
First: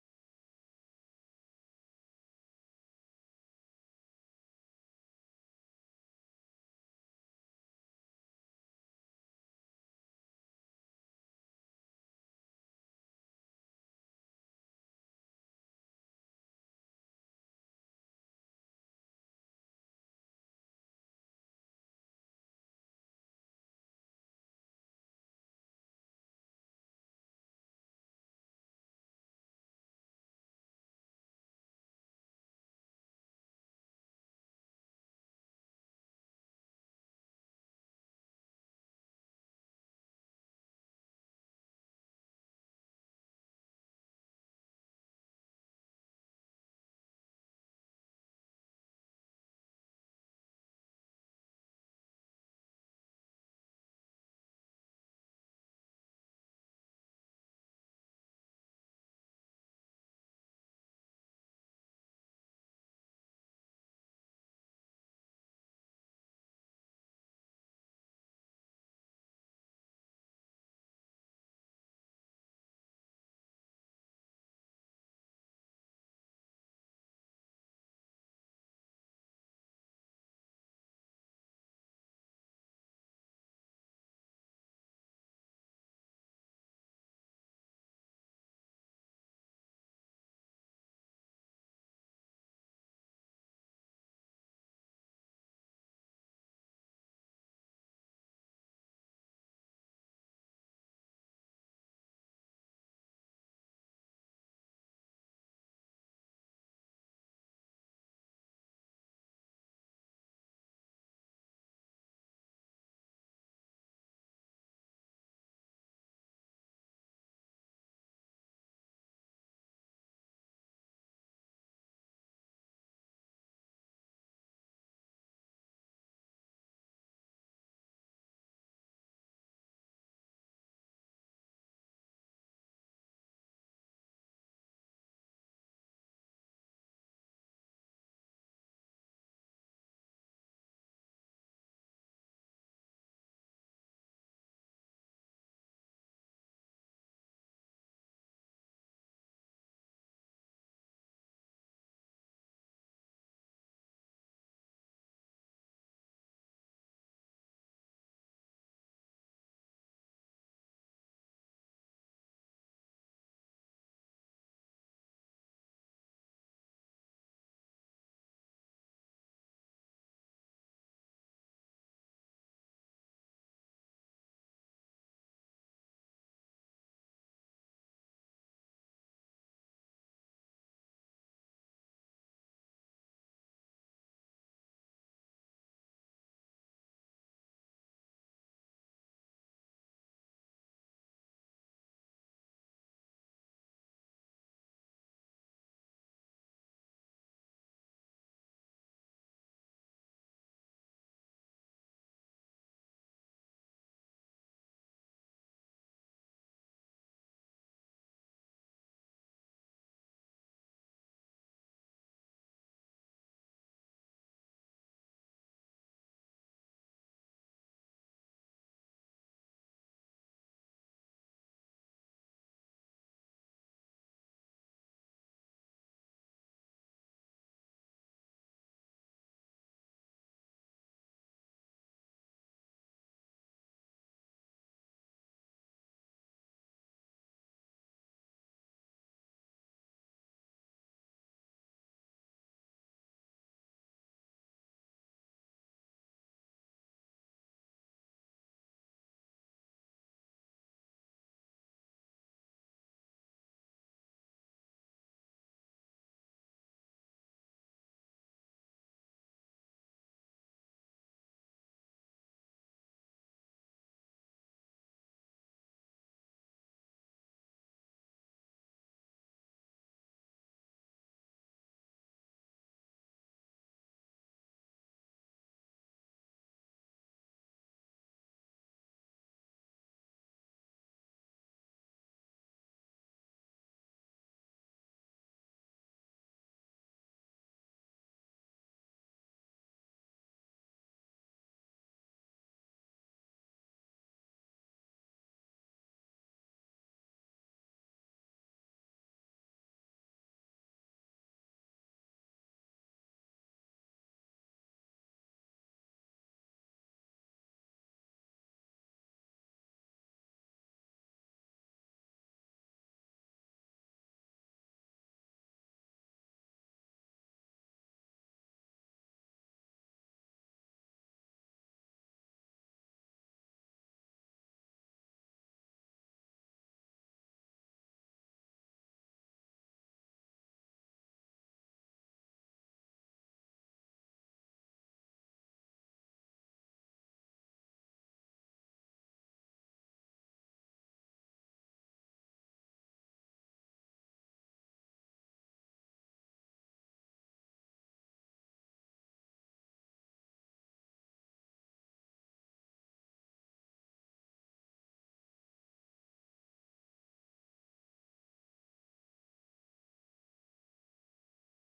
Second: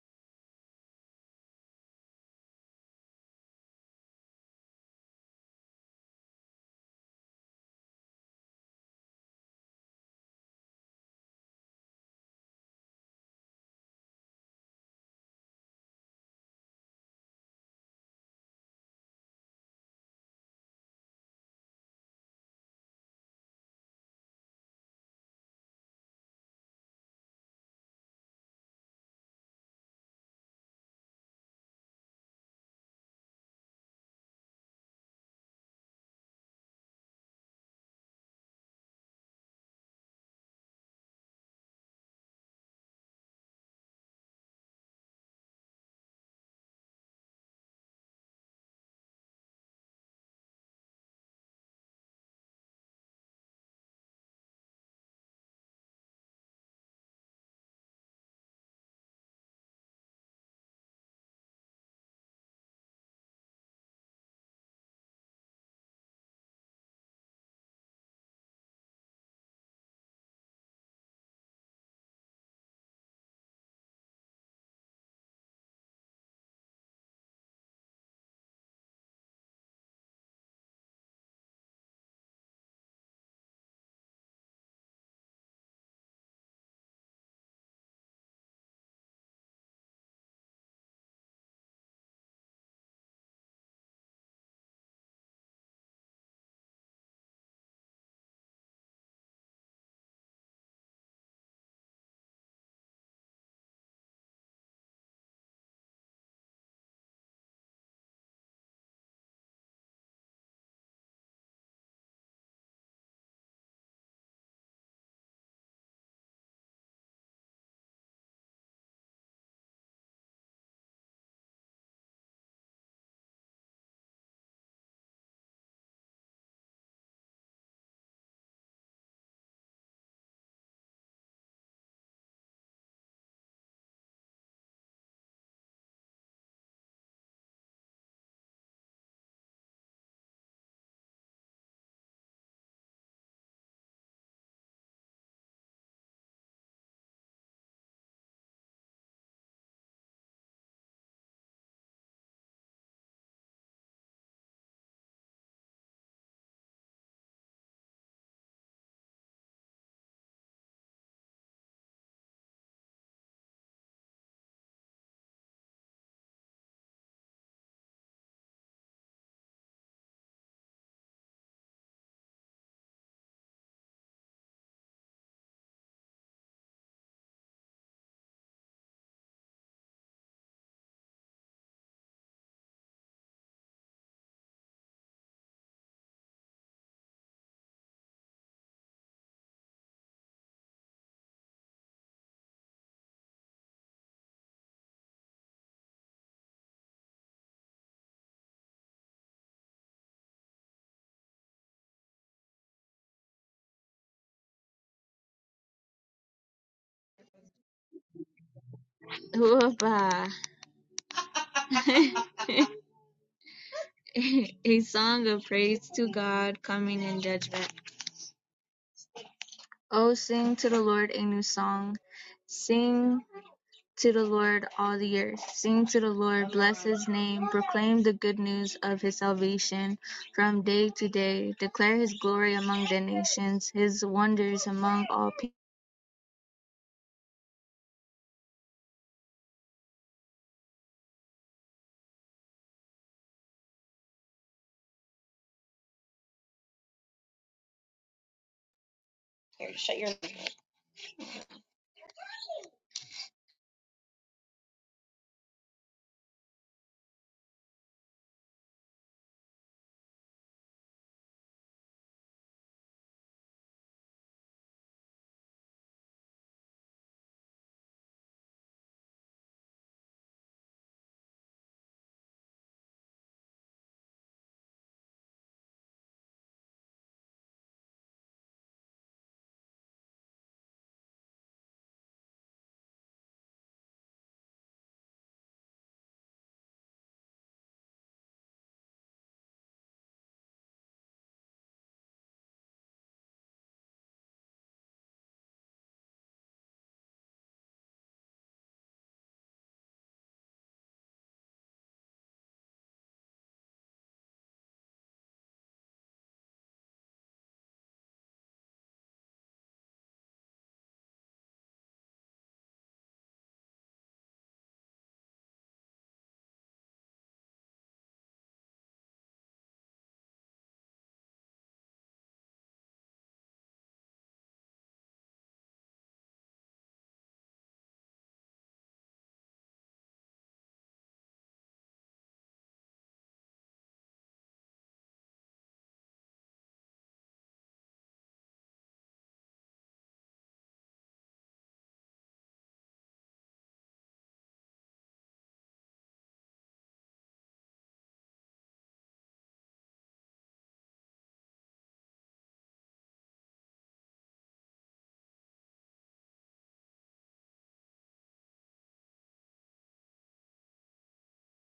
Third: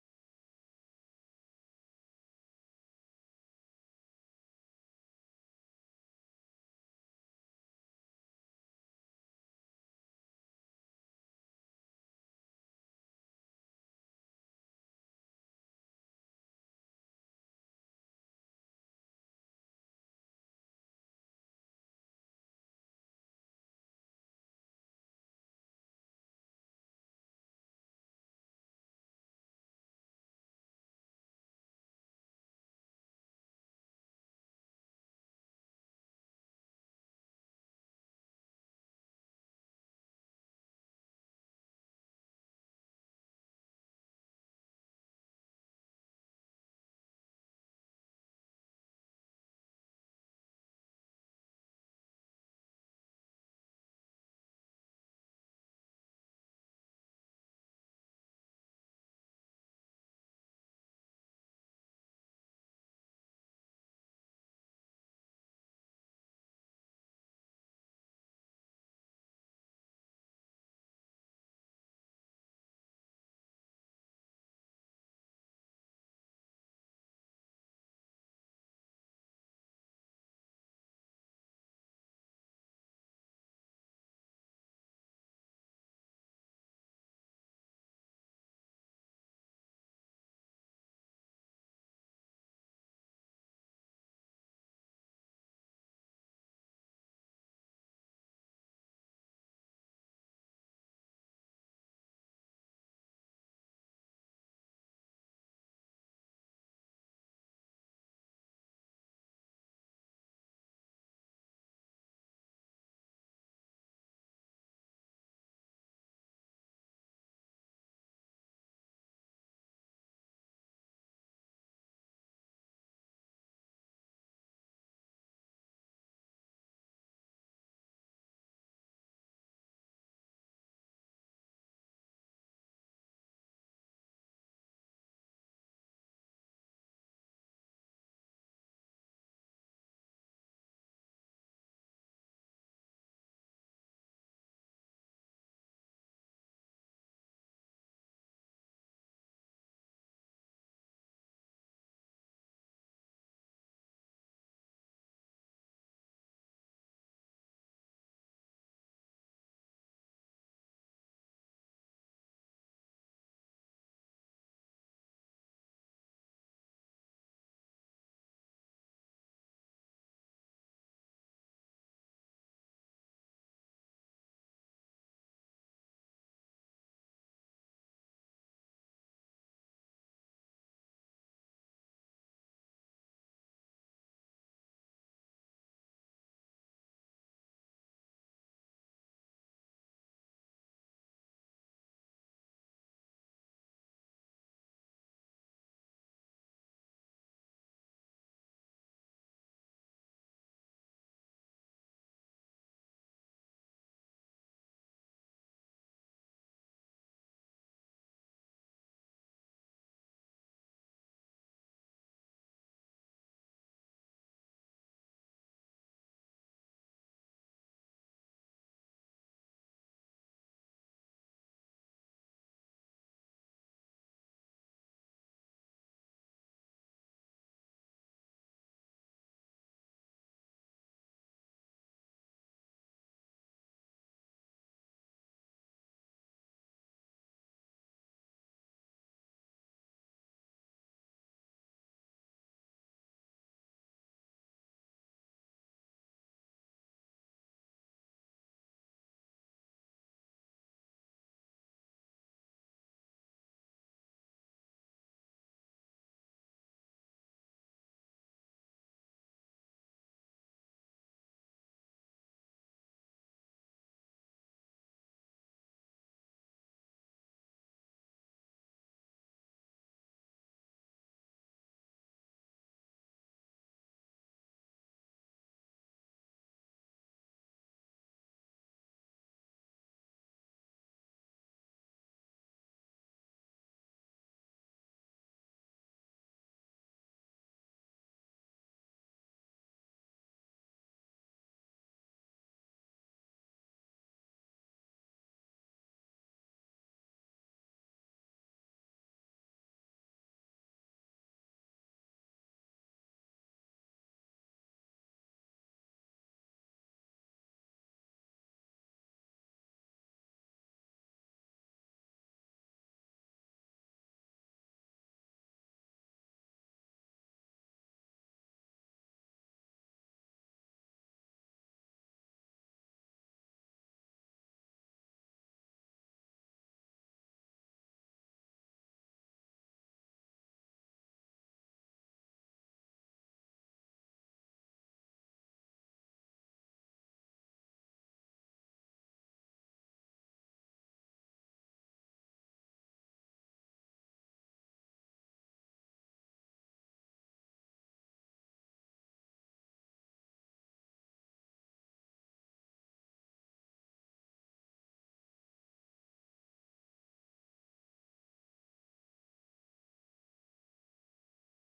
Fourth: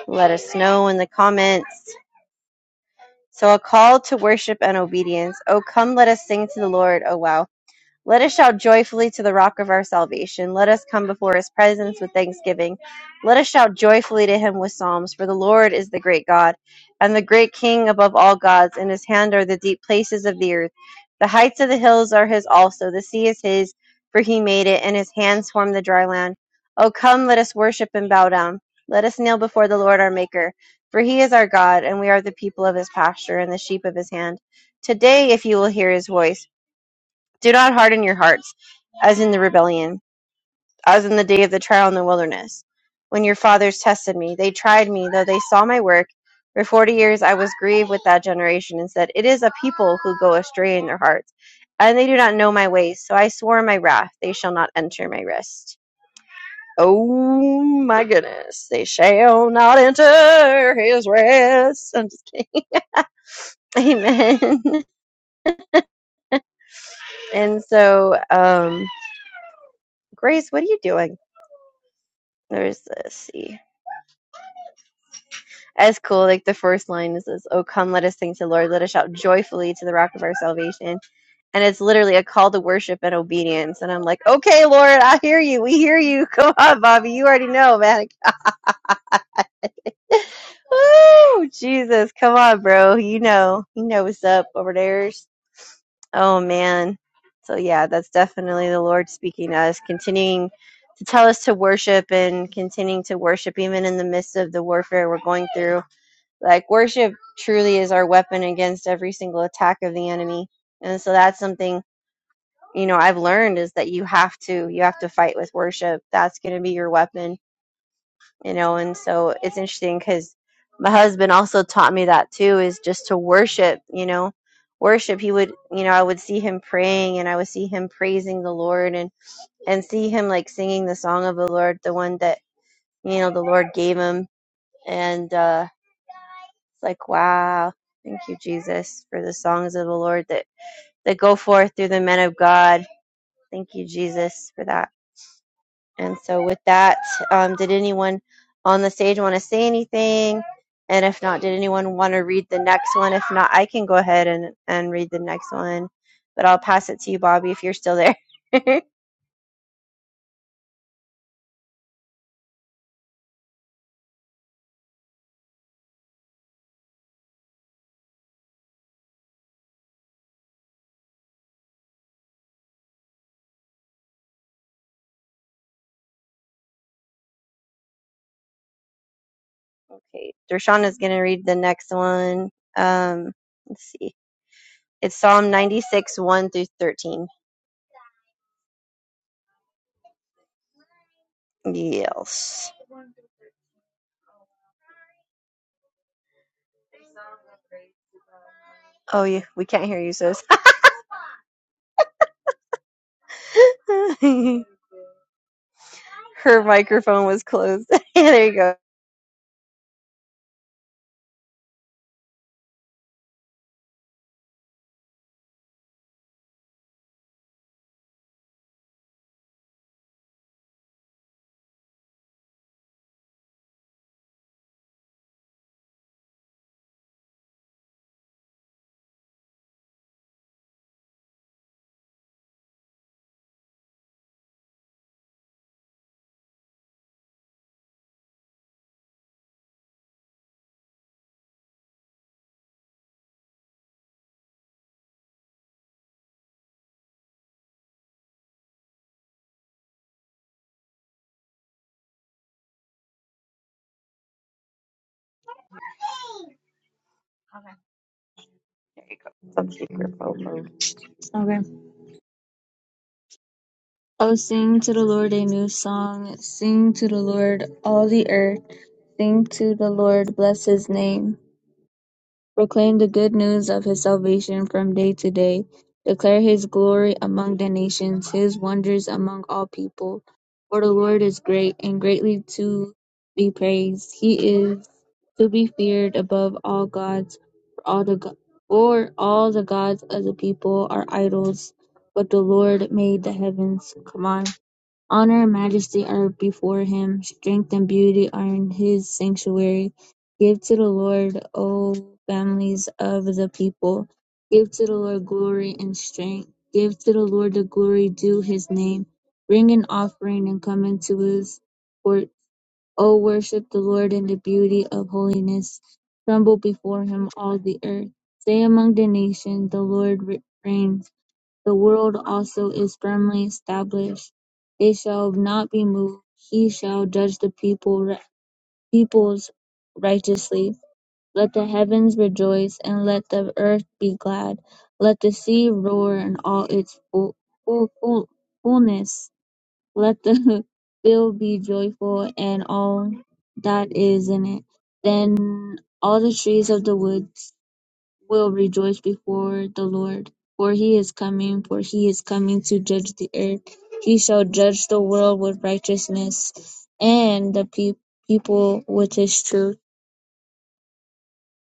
S2: let us know in the comments. So a call to worship and obedience. Oh, come, let us sing to the Lord. Oh, wow. Let us shout joyfully to the rock of our salvation. Let us come before his presence with thanksgiving. Let us shout joyfully to him with psalms. For the Lord is the great God and the great King above all gods. In his hand are the deep places of the earth. The heights of the hills are his also. The sea is his, for he made it, and his hands formed the dry land. O come, let us worship and bow down. Let us kneel before the Lord our Maker. For he is our God, and we are the people of his pasture and the sheep of his hand. Today, if you will hear his voice, do not harden your hearts, as in the rebellion, as in the day of the trial in the wilderness, when your fathers tested me. They tried me, though they saw my work. For forty years I was grieved with that generation, and said, It is a people who go astray in their hearts, and they do not know my ways. So I swore in my wrath, They shall not enter my rest. Oh my goodness, they shall not enter his rest. I'm just kidding. Amen. and so, um, Grace, what are you doing? There's this. See. As cool. Like the first line is, is "Oh come, let us sing to the Lord. Let us shout joyfully to the Rock of our salvation." And it's literally a call to worship and obedience. And I'm like, "Okay, Lord, I hear you. We hear you. Come on, Bobby. You already know, man. Woo, Jesus, come on, bro. You know, you know what's up over there. Oh man. So yeah, that's definitely the Lord speaking to us, continuing to tell us to worship and continuing to worship even in the midst of the warfare we're going through like worship truly is our weapon against every single attack of the enemy and so that's something you know i've learned is that you have to you have to fight with worship that's going to be your weapon you know and so it's interesting because my husband also taught me that too is just to worship you know worship he would you know i would see him praying and i would see him praising the lord and and see him like singing the song of the lord the one that you know the lord gave him and uh It's like, wow, thank you, Jesus, for the songs of the Lord that, that go forth through the men of God. Thank you, Jesus, for that. And so, with that, um, did anyone on the stage want to say anything? And if not, did anyone want to read the next one? If not, I can go ahead and, and read the next one, but I'll pass it to you, Bobby, if you're still there. okay, Dershana's going to read the next one. Um, let's see. It's Psalm 96, 1 through 13. Yes. Oh, yeah, we can't hear you, sis. Her microphone was closed. Yeah, there you go.
S3: hoo a song of praise to God coming in judgment. Oh, sing to the Lord a new song. Sing to the Lord, all the earth. Sing to the Lord, bless his name, proclaim the good news of his salvation from day to day. Declare his glory among the nations, his wonders among all people.
S2: Some secret phone mode. Okay. Oh, sing to the Lord a new song. Sing to the Lord all the earth. Sing to the Lord, bless his name. proclaim the good news of his salvation from day to day, declare his glory among the nations, his wonders among all people. For the Lord is great and greatly to be praised. He is to be feared above all gods, for all the go- for all the gods of the people are idols, but the Lord made the heavens. Come on. Honour and majesty are before him; strength and beauty are in his sanctuary. Give to the Lord, O families of the people. Give to the Lord glory and strength. Give to the Lord the glory due his name. Bring an offering and come into his court. O worship the Lord in the beauty of holiness. Tremble before him, all the earth. Say among the nations, the Lord reigns. The world also is firmly established; they shall not be moved; he shall judge the people peoples righteously. Let the heavens rejoice, and let the earth be glad; let the sea roar in all its full, full, full, fullness; let the field be joyful, and all that is in it. Then all the trees of the woods will rejoice before the Lord. For he is coming, for he is coming to judge the earth. He shall judge the world with righteousness and the pe- people with his truth.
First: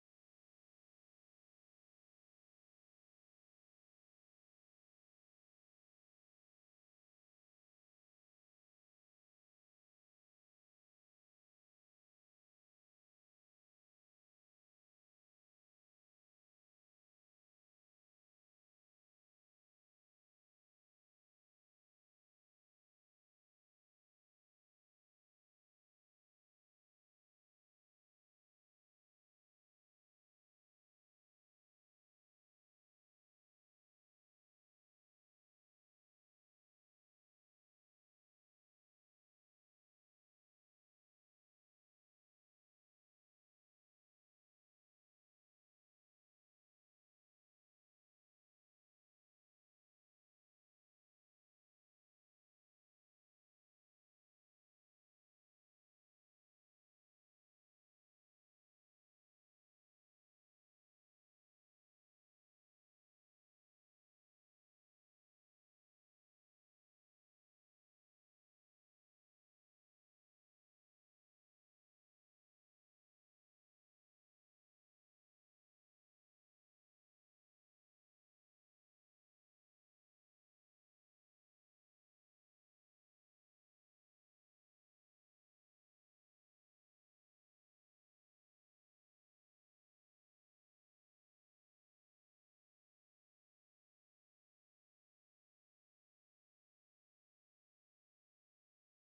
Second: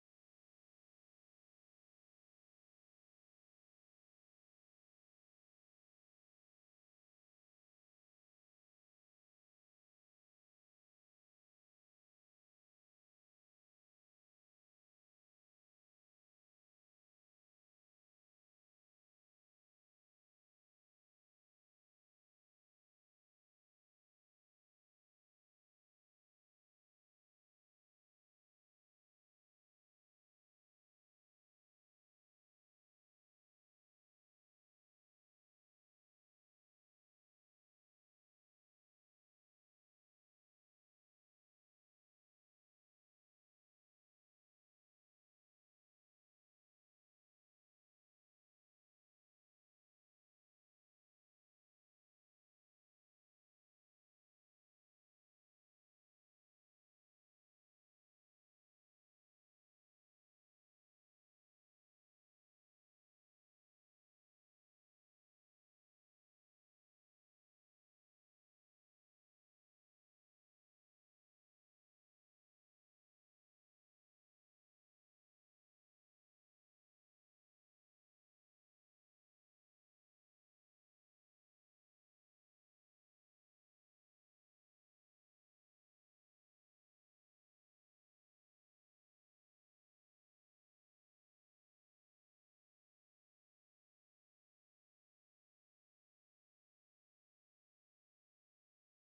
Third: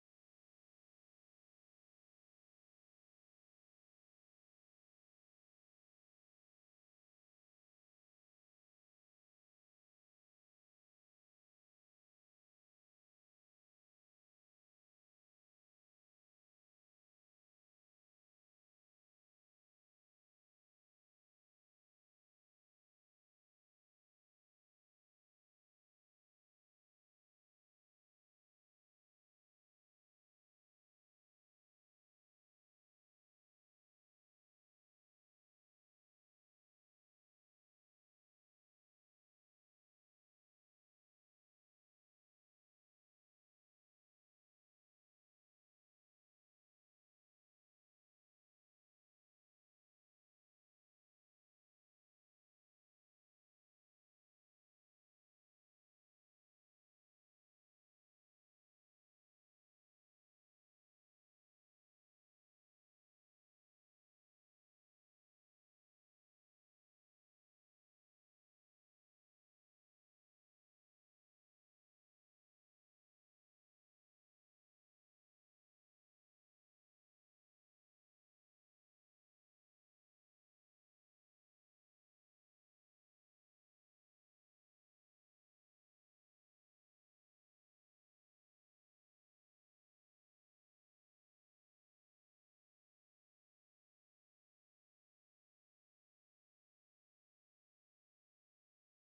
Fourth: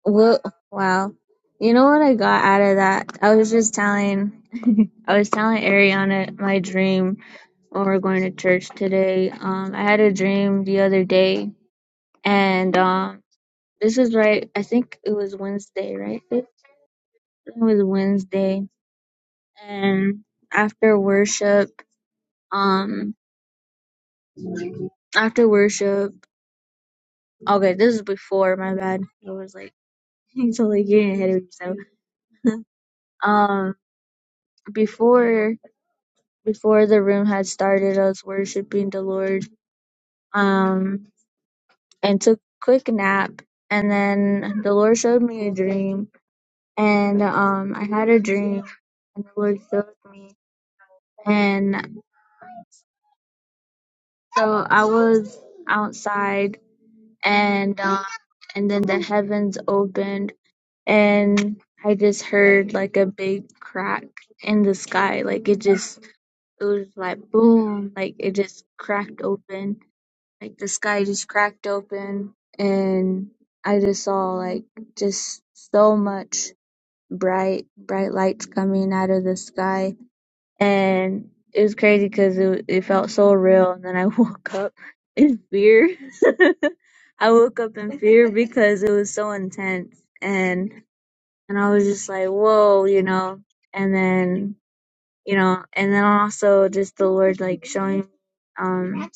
S2: Wo- Wow. You know what I got out of that? I was just telling, I was telling Ariana my dream when we're going to church today. Um, I had a dream the other day, and um, this is right. I think it was Wednesday, right? It was Wednesday, and after worship, um, after worship, okay, this is before my bad. It was like totally getting ahead of yourself. Um, before before the room had started, I was worshiping the Lord. Um, and took a quick nap, and then the Lord showed me a dream, and um, I had a dream, and the Lord showed me, and so I was outside, and um, and then the heavens opened and I just heard like a big crack in the sky. Like it just, it was like boom, like it just cracked open. Like the sky just cracked open, and I just saw like just so much bright, bright lights coming out of the sky, and it was crazy because it it felt so real. And then I woke up in fear. I woke up in fear because it was so intense and and I was just like, whoa, you know. And then, you know, and then also just the Lord like showing, um,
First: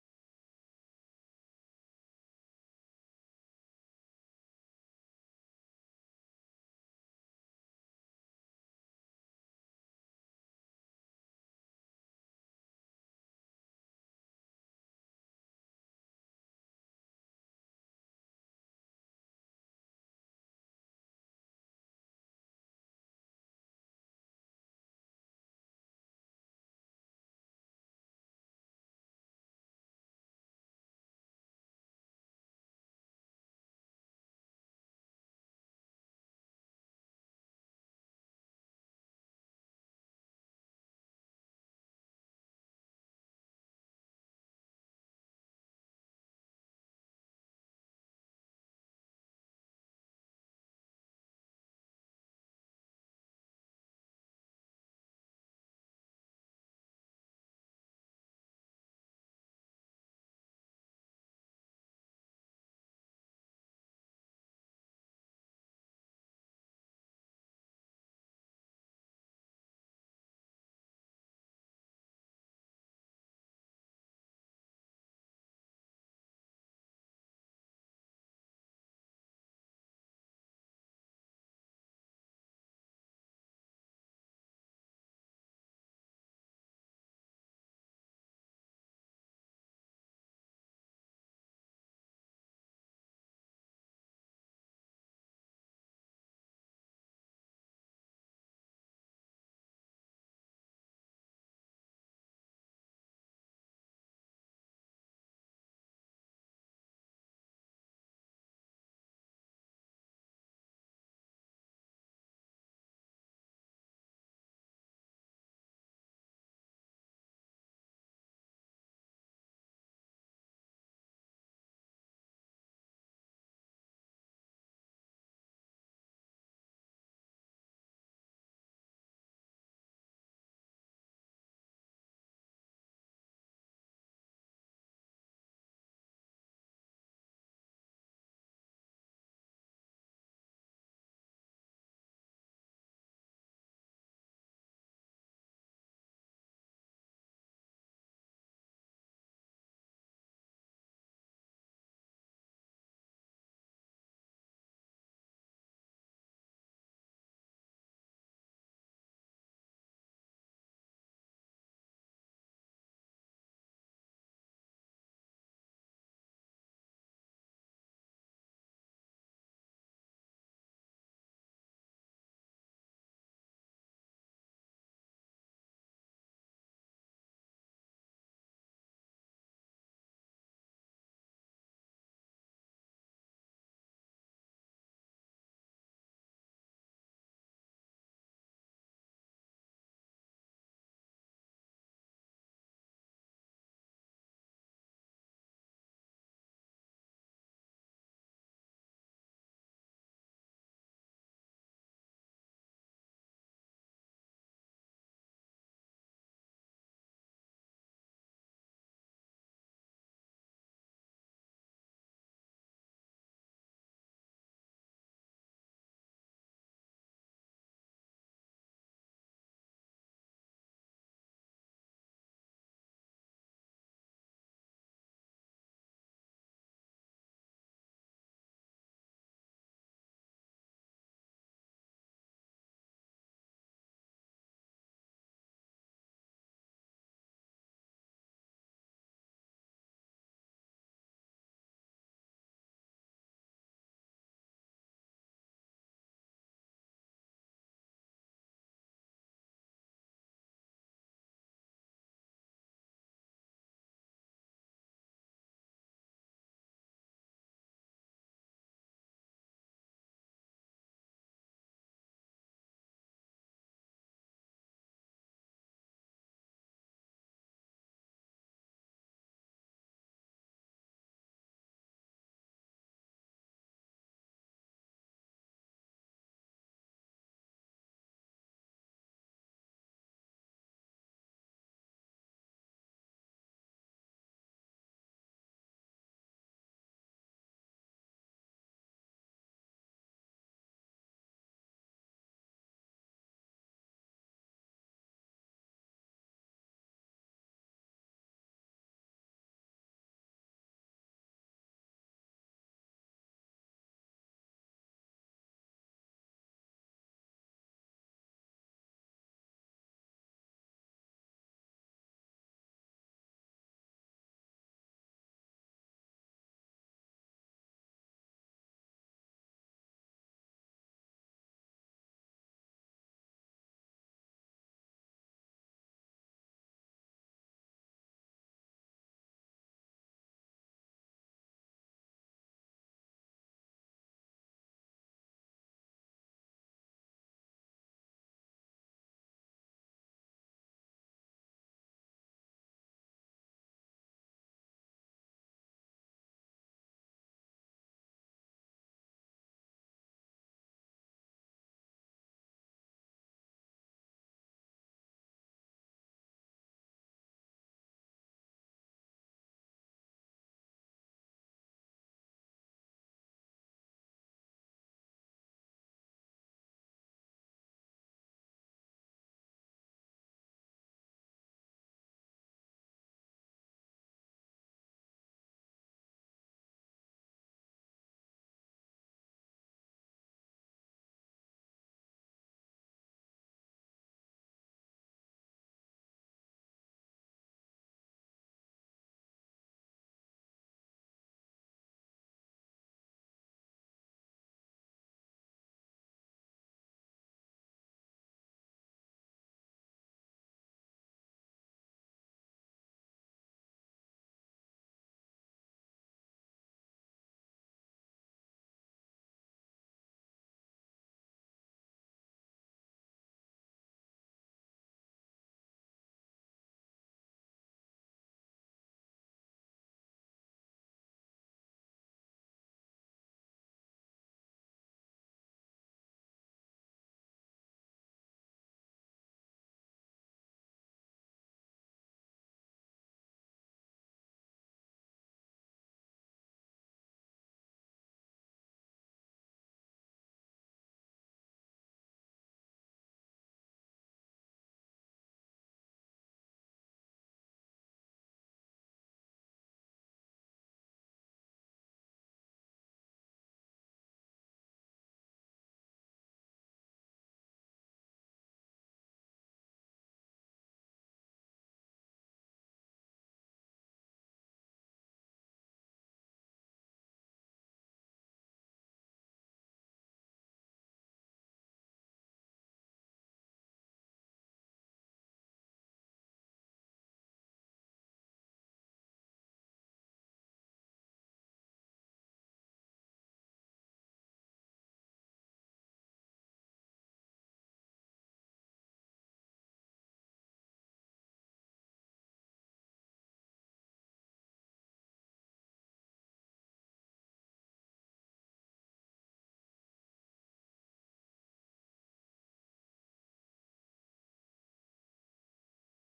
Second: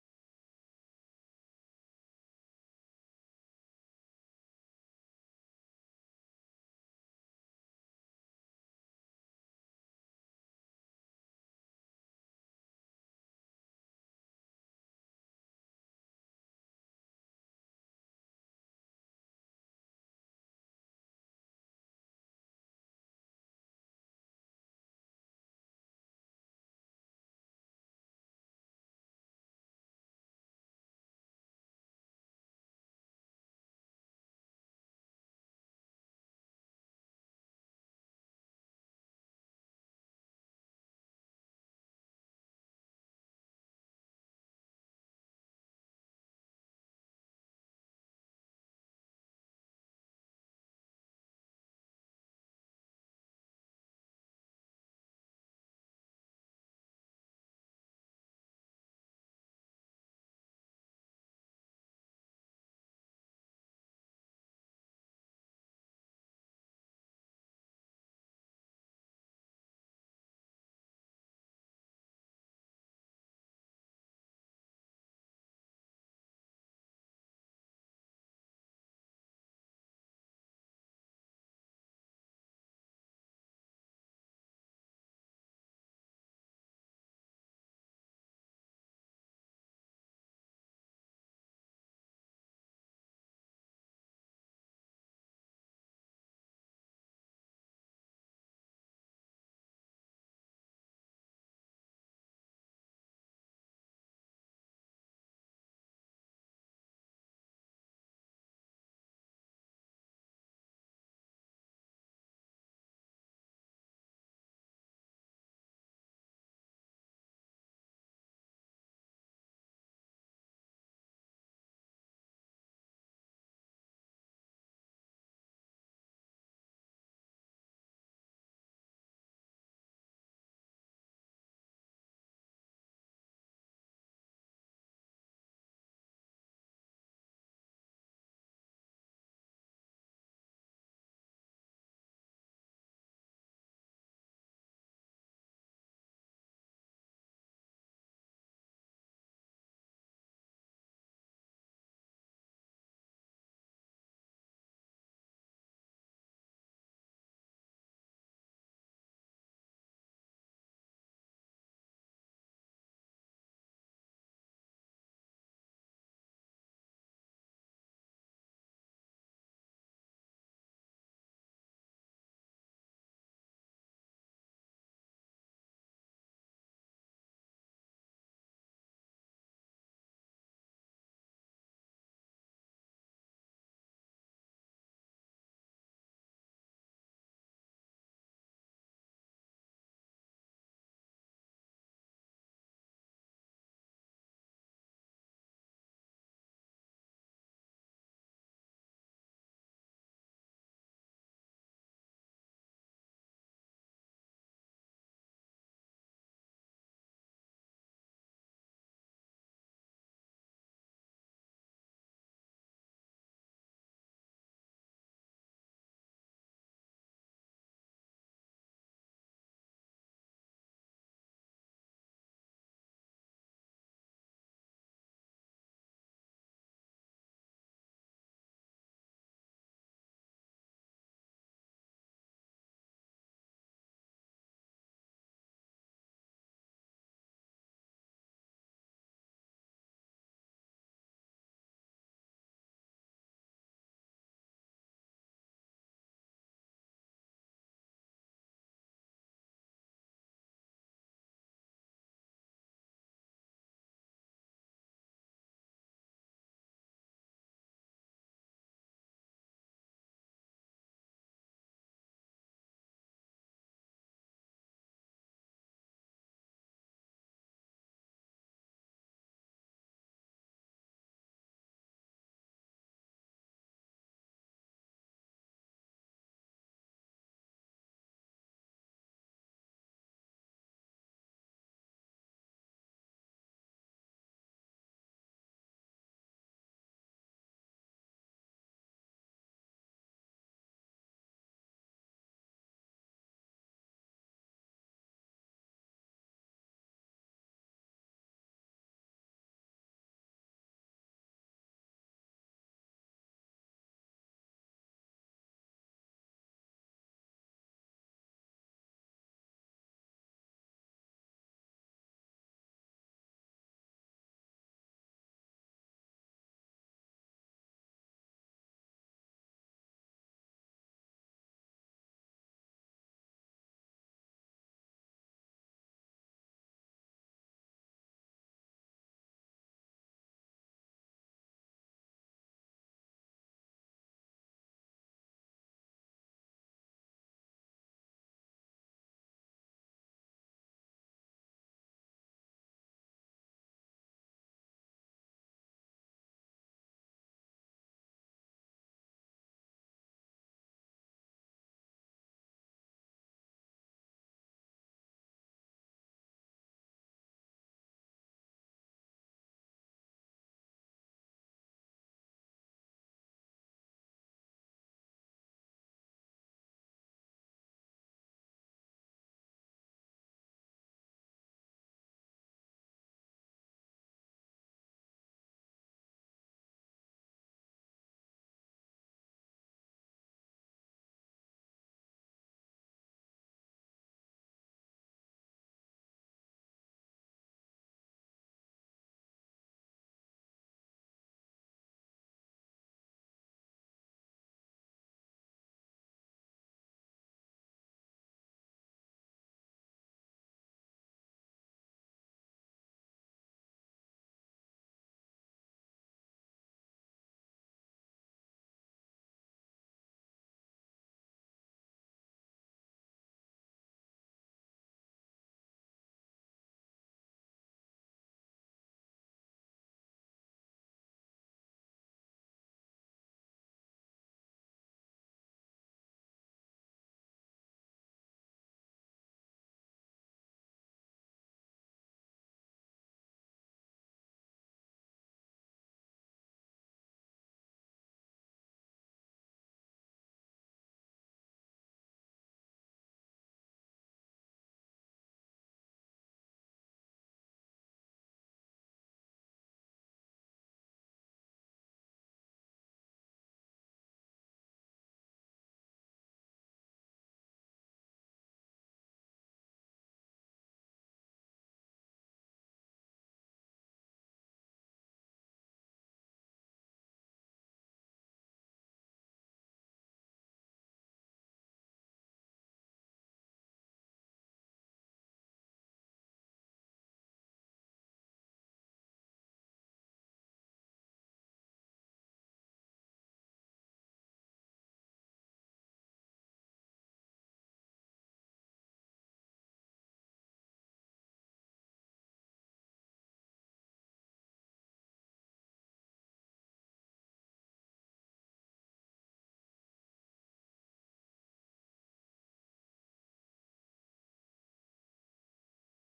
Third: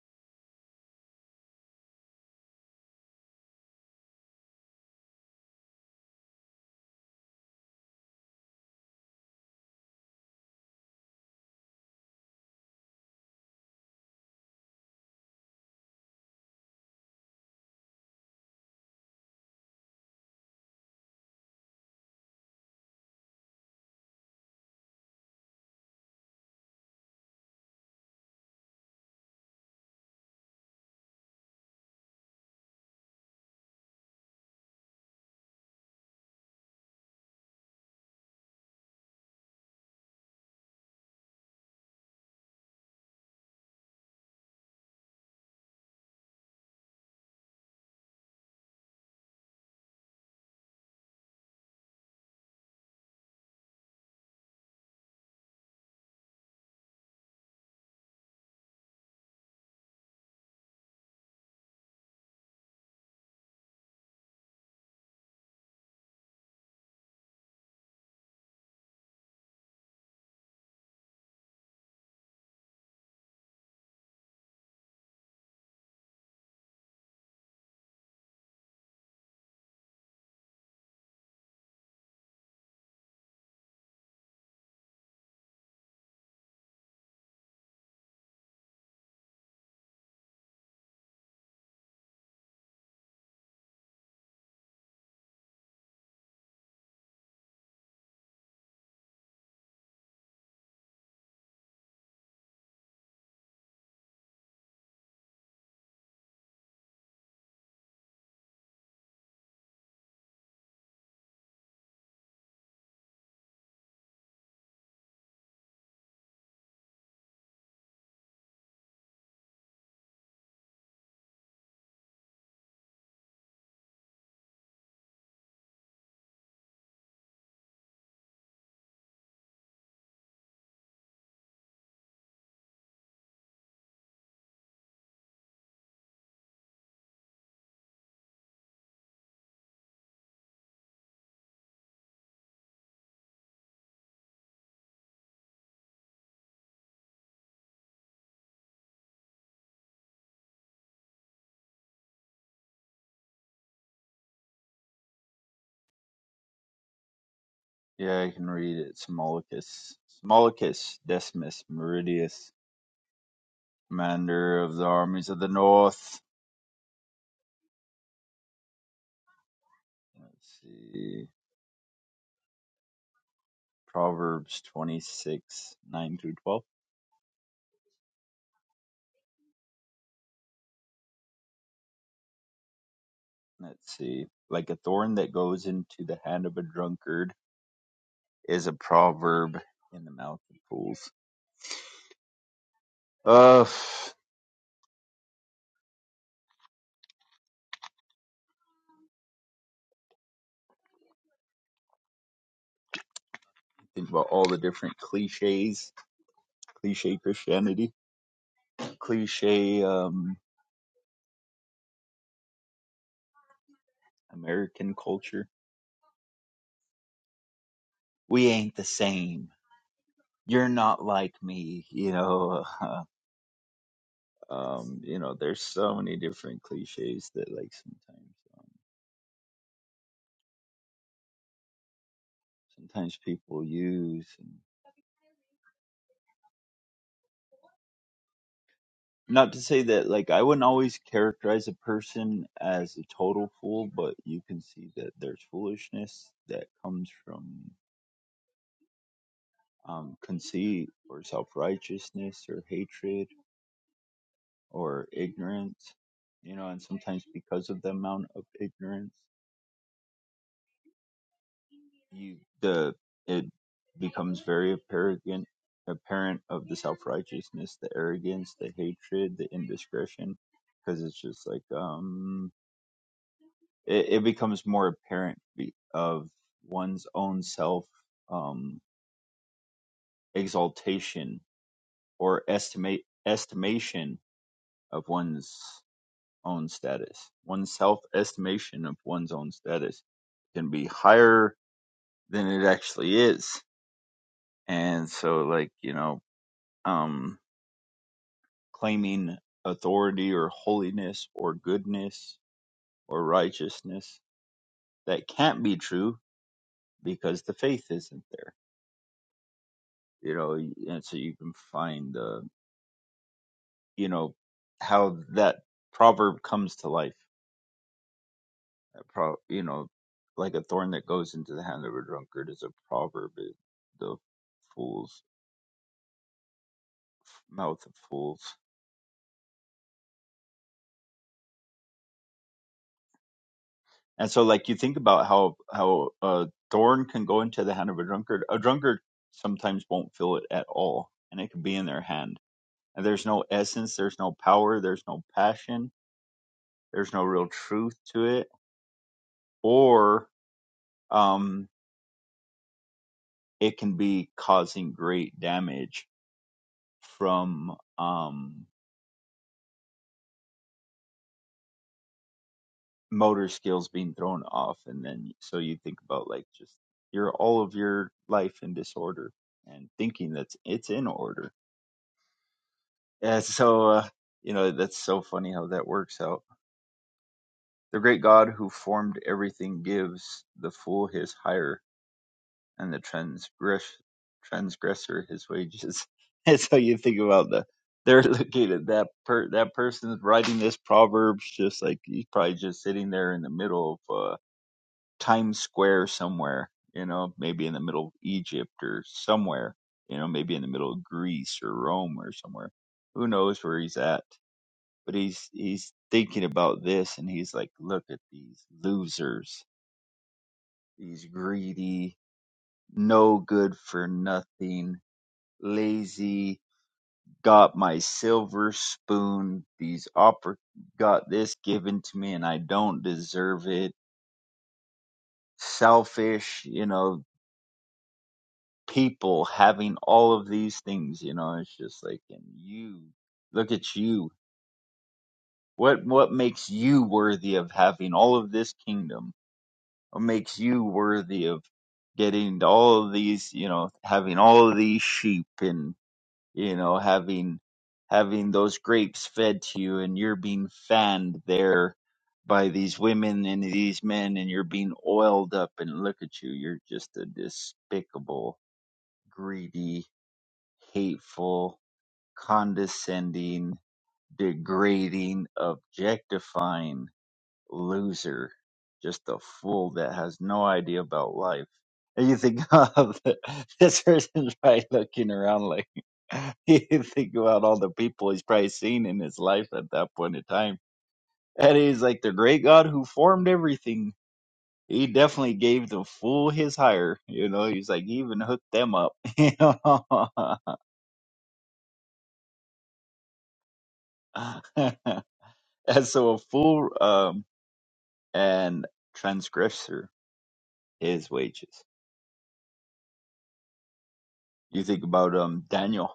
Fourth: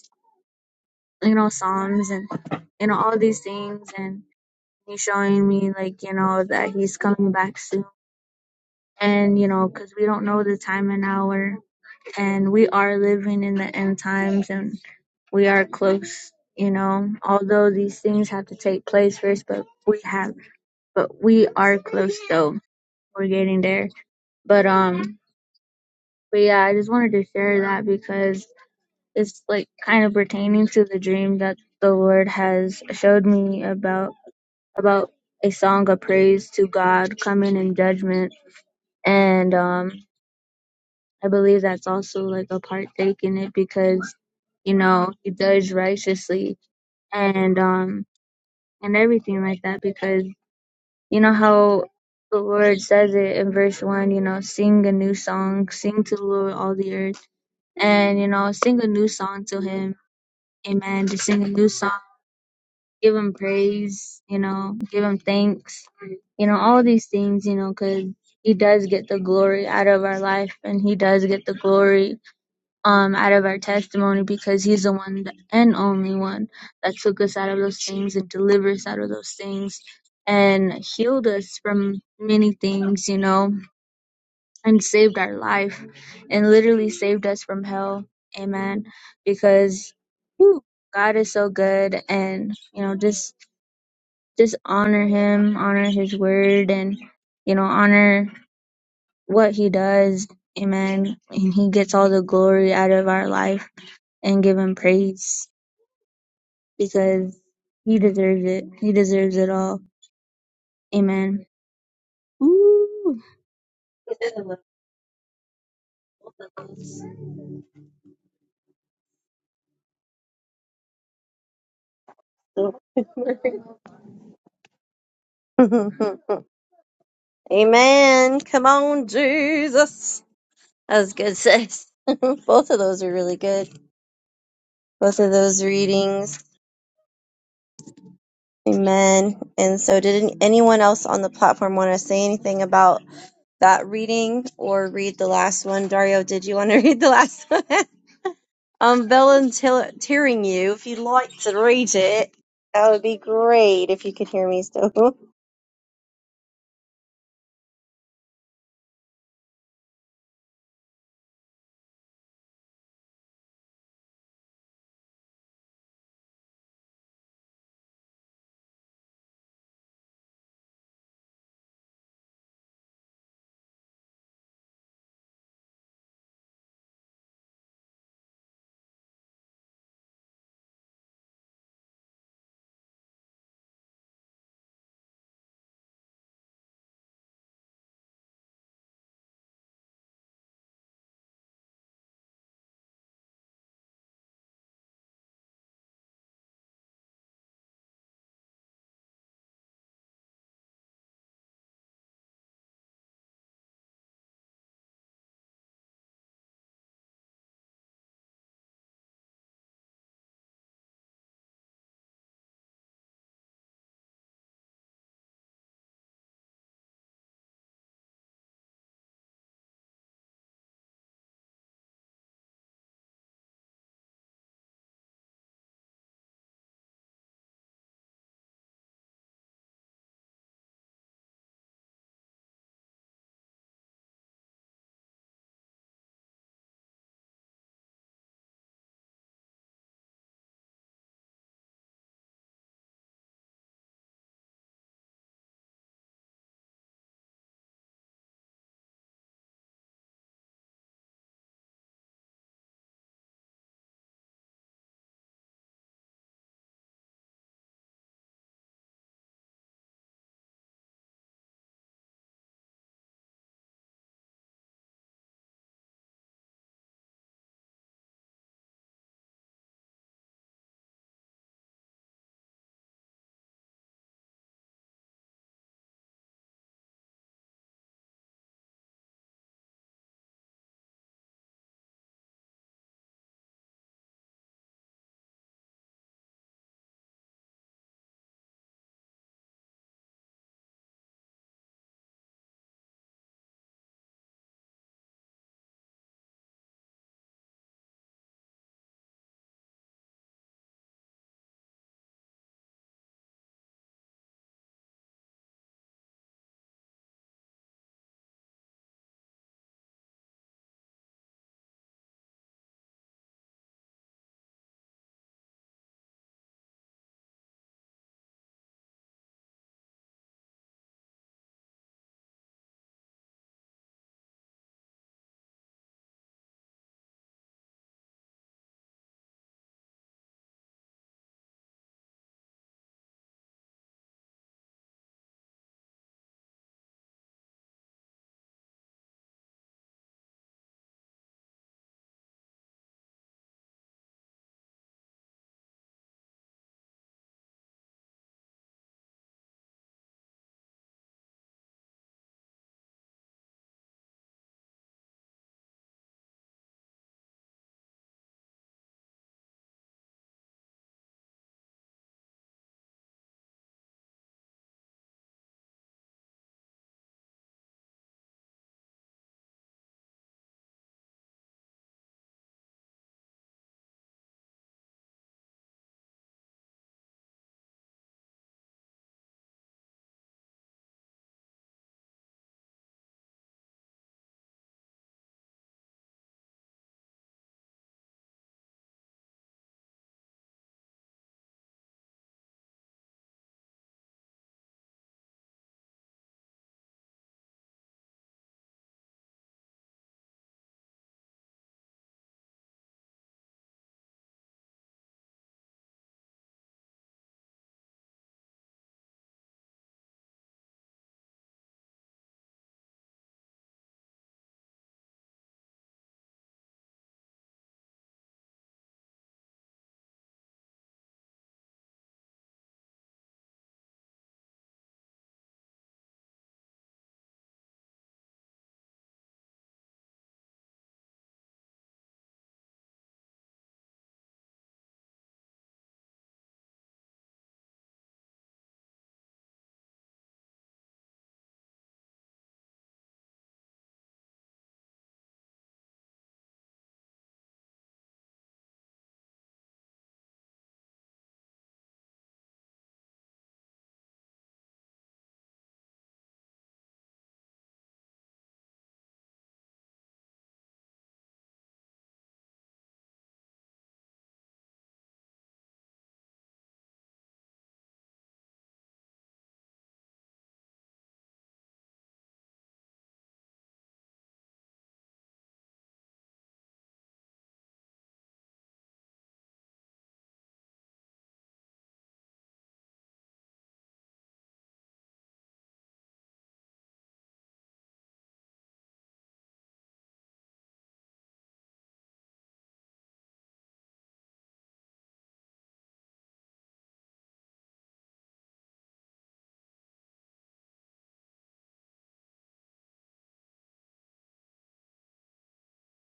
S2: you know, Psalms and you know all these things, and He's showing me like you know that He's coming back soon, and you know, cause we don't know the time and hour, and we are living in the end times, and we are close. You know, although these things have to take place first, but we have, but we are close though. We're getting there. But um, But yeah, I just wanted to share that because it's like kind of pertaining to the dream that the Lord has showed me about about a song of praise to God coming in judgment. And um I believe that's also like a partake in it because, you know, he does righteously and um and everything like that because you know how the Lord says it in verse one, you know, sing a new song, sing to the Lord all the earth and you know sing a new song to him amen Just sing a new song give him praise you know give him thanks you know all these things you know because he does get the glory out of our life and he does get the glory um out of our testimony because he's the one th- and only one that took us out of those things and delivered us out of those things and healed us from many things you know and saved our life and literally saved us from hell. Amen. Because whew, God is so good and you know just just honor him, honor his word and you know honor what he does. Amen. And he gets all the glory out of our life and give him praise because he deserves it. He deserves it all. Amen. Woo. Amen. Come on, Jesus. That was good, sis. Both of those are really good. Both of those readings. Amen. And so, did any- anyone else on the platform want to say anything about that reading or read the last one? Dario, did you want to read the last one? I'm volunteering you if you'd like to read it. That would be great if you could hear me still.
S4: Yeah, I can read it. Smolicus. Smolicus Decimus Meridius, commander of the armies of the north. Let's see. Proverbs 26, 9 through 12. Let's see. Like a thorn that goes into the hand of a drunkard is a proverb in the mouth of fools. Uh, think about all the different cliches, cliche Christianity cliche um American culture. We ain't the same. You're not like me, you know. um, you know, there's so many different cliches that like sometimes um, sometimes people use. And not to say that like I wouldn't always characterize a person as a total fool, but you can see that there's foolishness that comes from um, conceit or self righteousness or hatred or ignorance, you know, and sometimes because of the amount of ignorance, you the it becomes very apparent apparent of the self righteousness, the arrogance, the hatred, the indiscretion, because it's just like um, it, it becomes more apparent be- of one's own self um exaltation or estimate estimation of one's own status. One's self estimation of one's own status can be higher than it actually is. And so, like, you know, um, claiming authority or holiness or goodness or righteousness that can't be true because the faith isn't there, you know, and so you can find, uh, you know, how that proverb comes to life a pro you know like a thorn that goes into the hand of a drunkard is a proverb is the fool's mouth of fools and so like you think about how how a thorn can go into the hand of a drunkard a drunkard sometimes won't feel it at all and it can be in their hand and there's no essence there's no power there's no passion there's no real truth to it or um it can be causing great damage from um motor skills being thrown off and then so you think about like just your all of your life in disorder and thinking that's it's in order Yeah, so uh, you know that's so funny how that works out the great god who formed everything gives the fool his hire and the transgress transgressor his wages and so you think about the they're looking at that per that person's writing this proverbs just like he's probably just sitting there in the middle of uh Times Square somewhere, you know, maybe in the middle of Egypt or somewhere, you know, maybe in the middle of Greece or Rome or somewhere. Who knows where he's at? But he's he's thinking about this and he's like, look at these losers, these greedy, no good for nothing, lazy, got my silver spoon, these oppor- got this given to me and I don't deserve it. Selfish, you know, people having all of these things, you know, it's just like and you look at you. What what makes you worthy of having all of this kingdom? What makes you worthy of getting all of these, you know, having all of these sheep and you know, having having those grapes fed to you and you're being fanned there by these women and these men and you're being oiled up and look at you, you're just a despicable, greedy hateful, condescending, degrading, objectifying loser. Just a fool that has no idea about life. And you think of this person's probably looking around like you think about all the people he's probably seen in his life at that point in time. And he's like the great God who formed everything. He definitely gave the fool his hire. You know, he's like he even hooked them up. You know? And so a fool um, and transgressor is wages. You think about um, Daniel,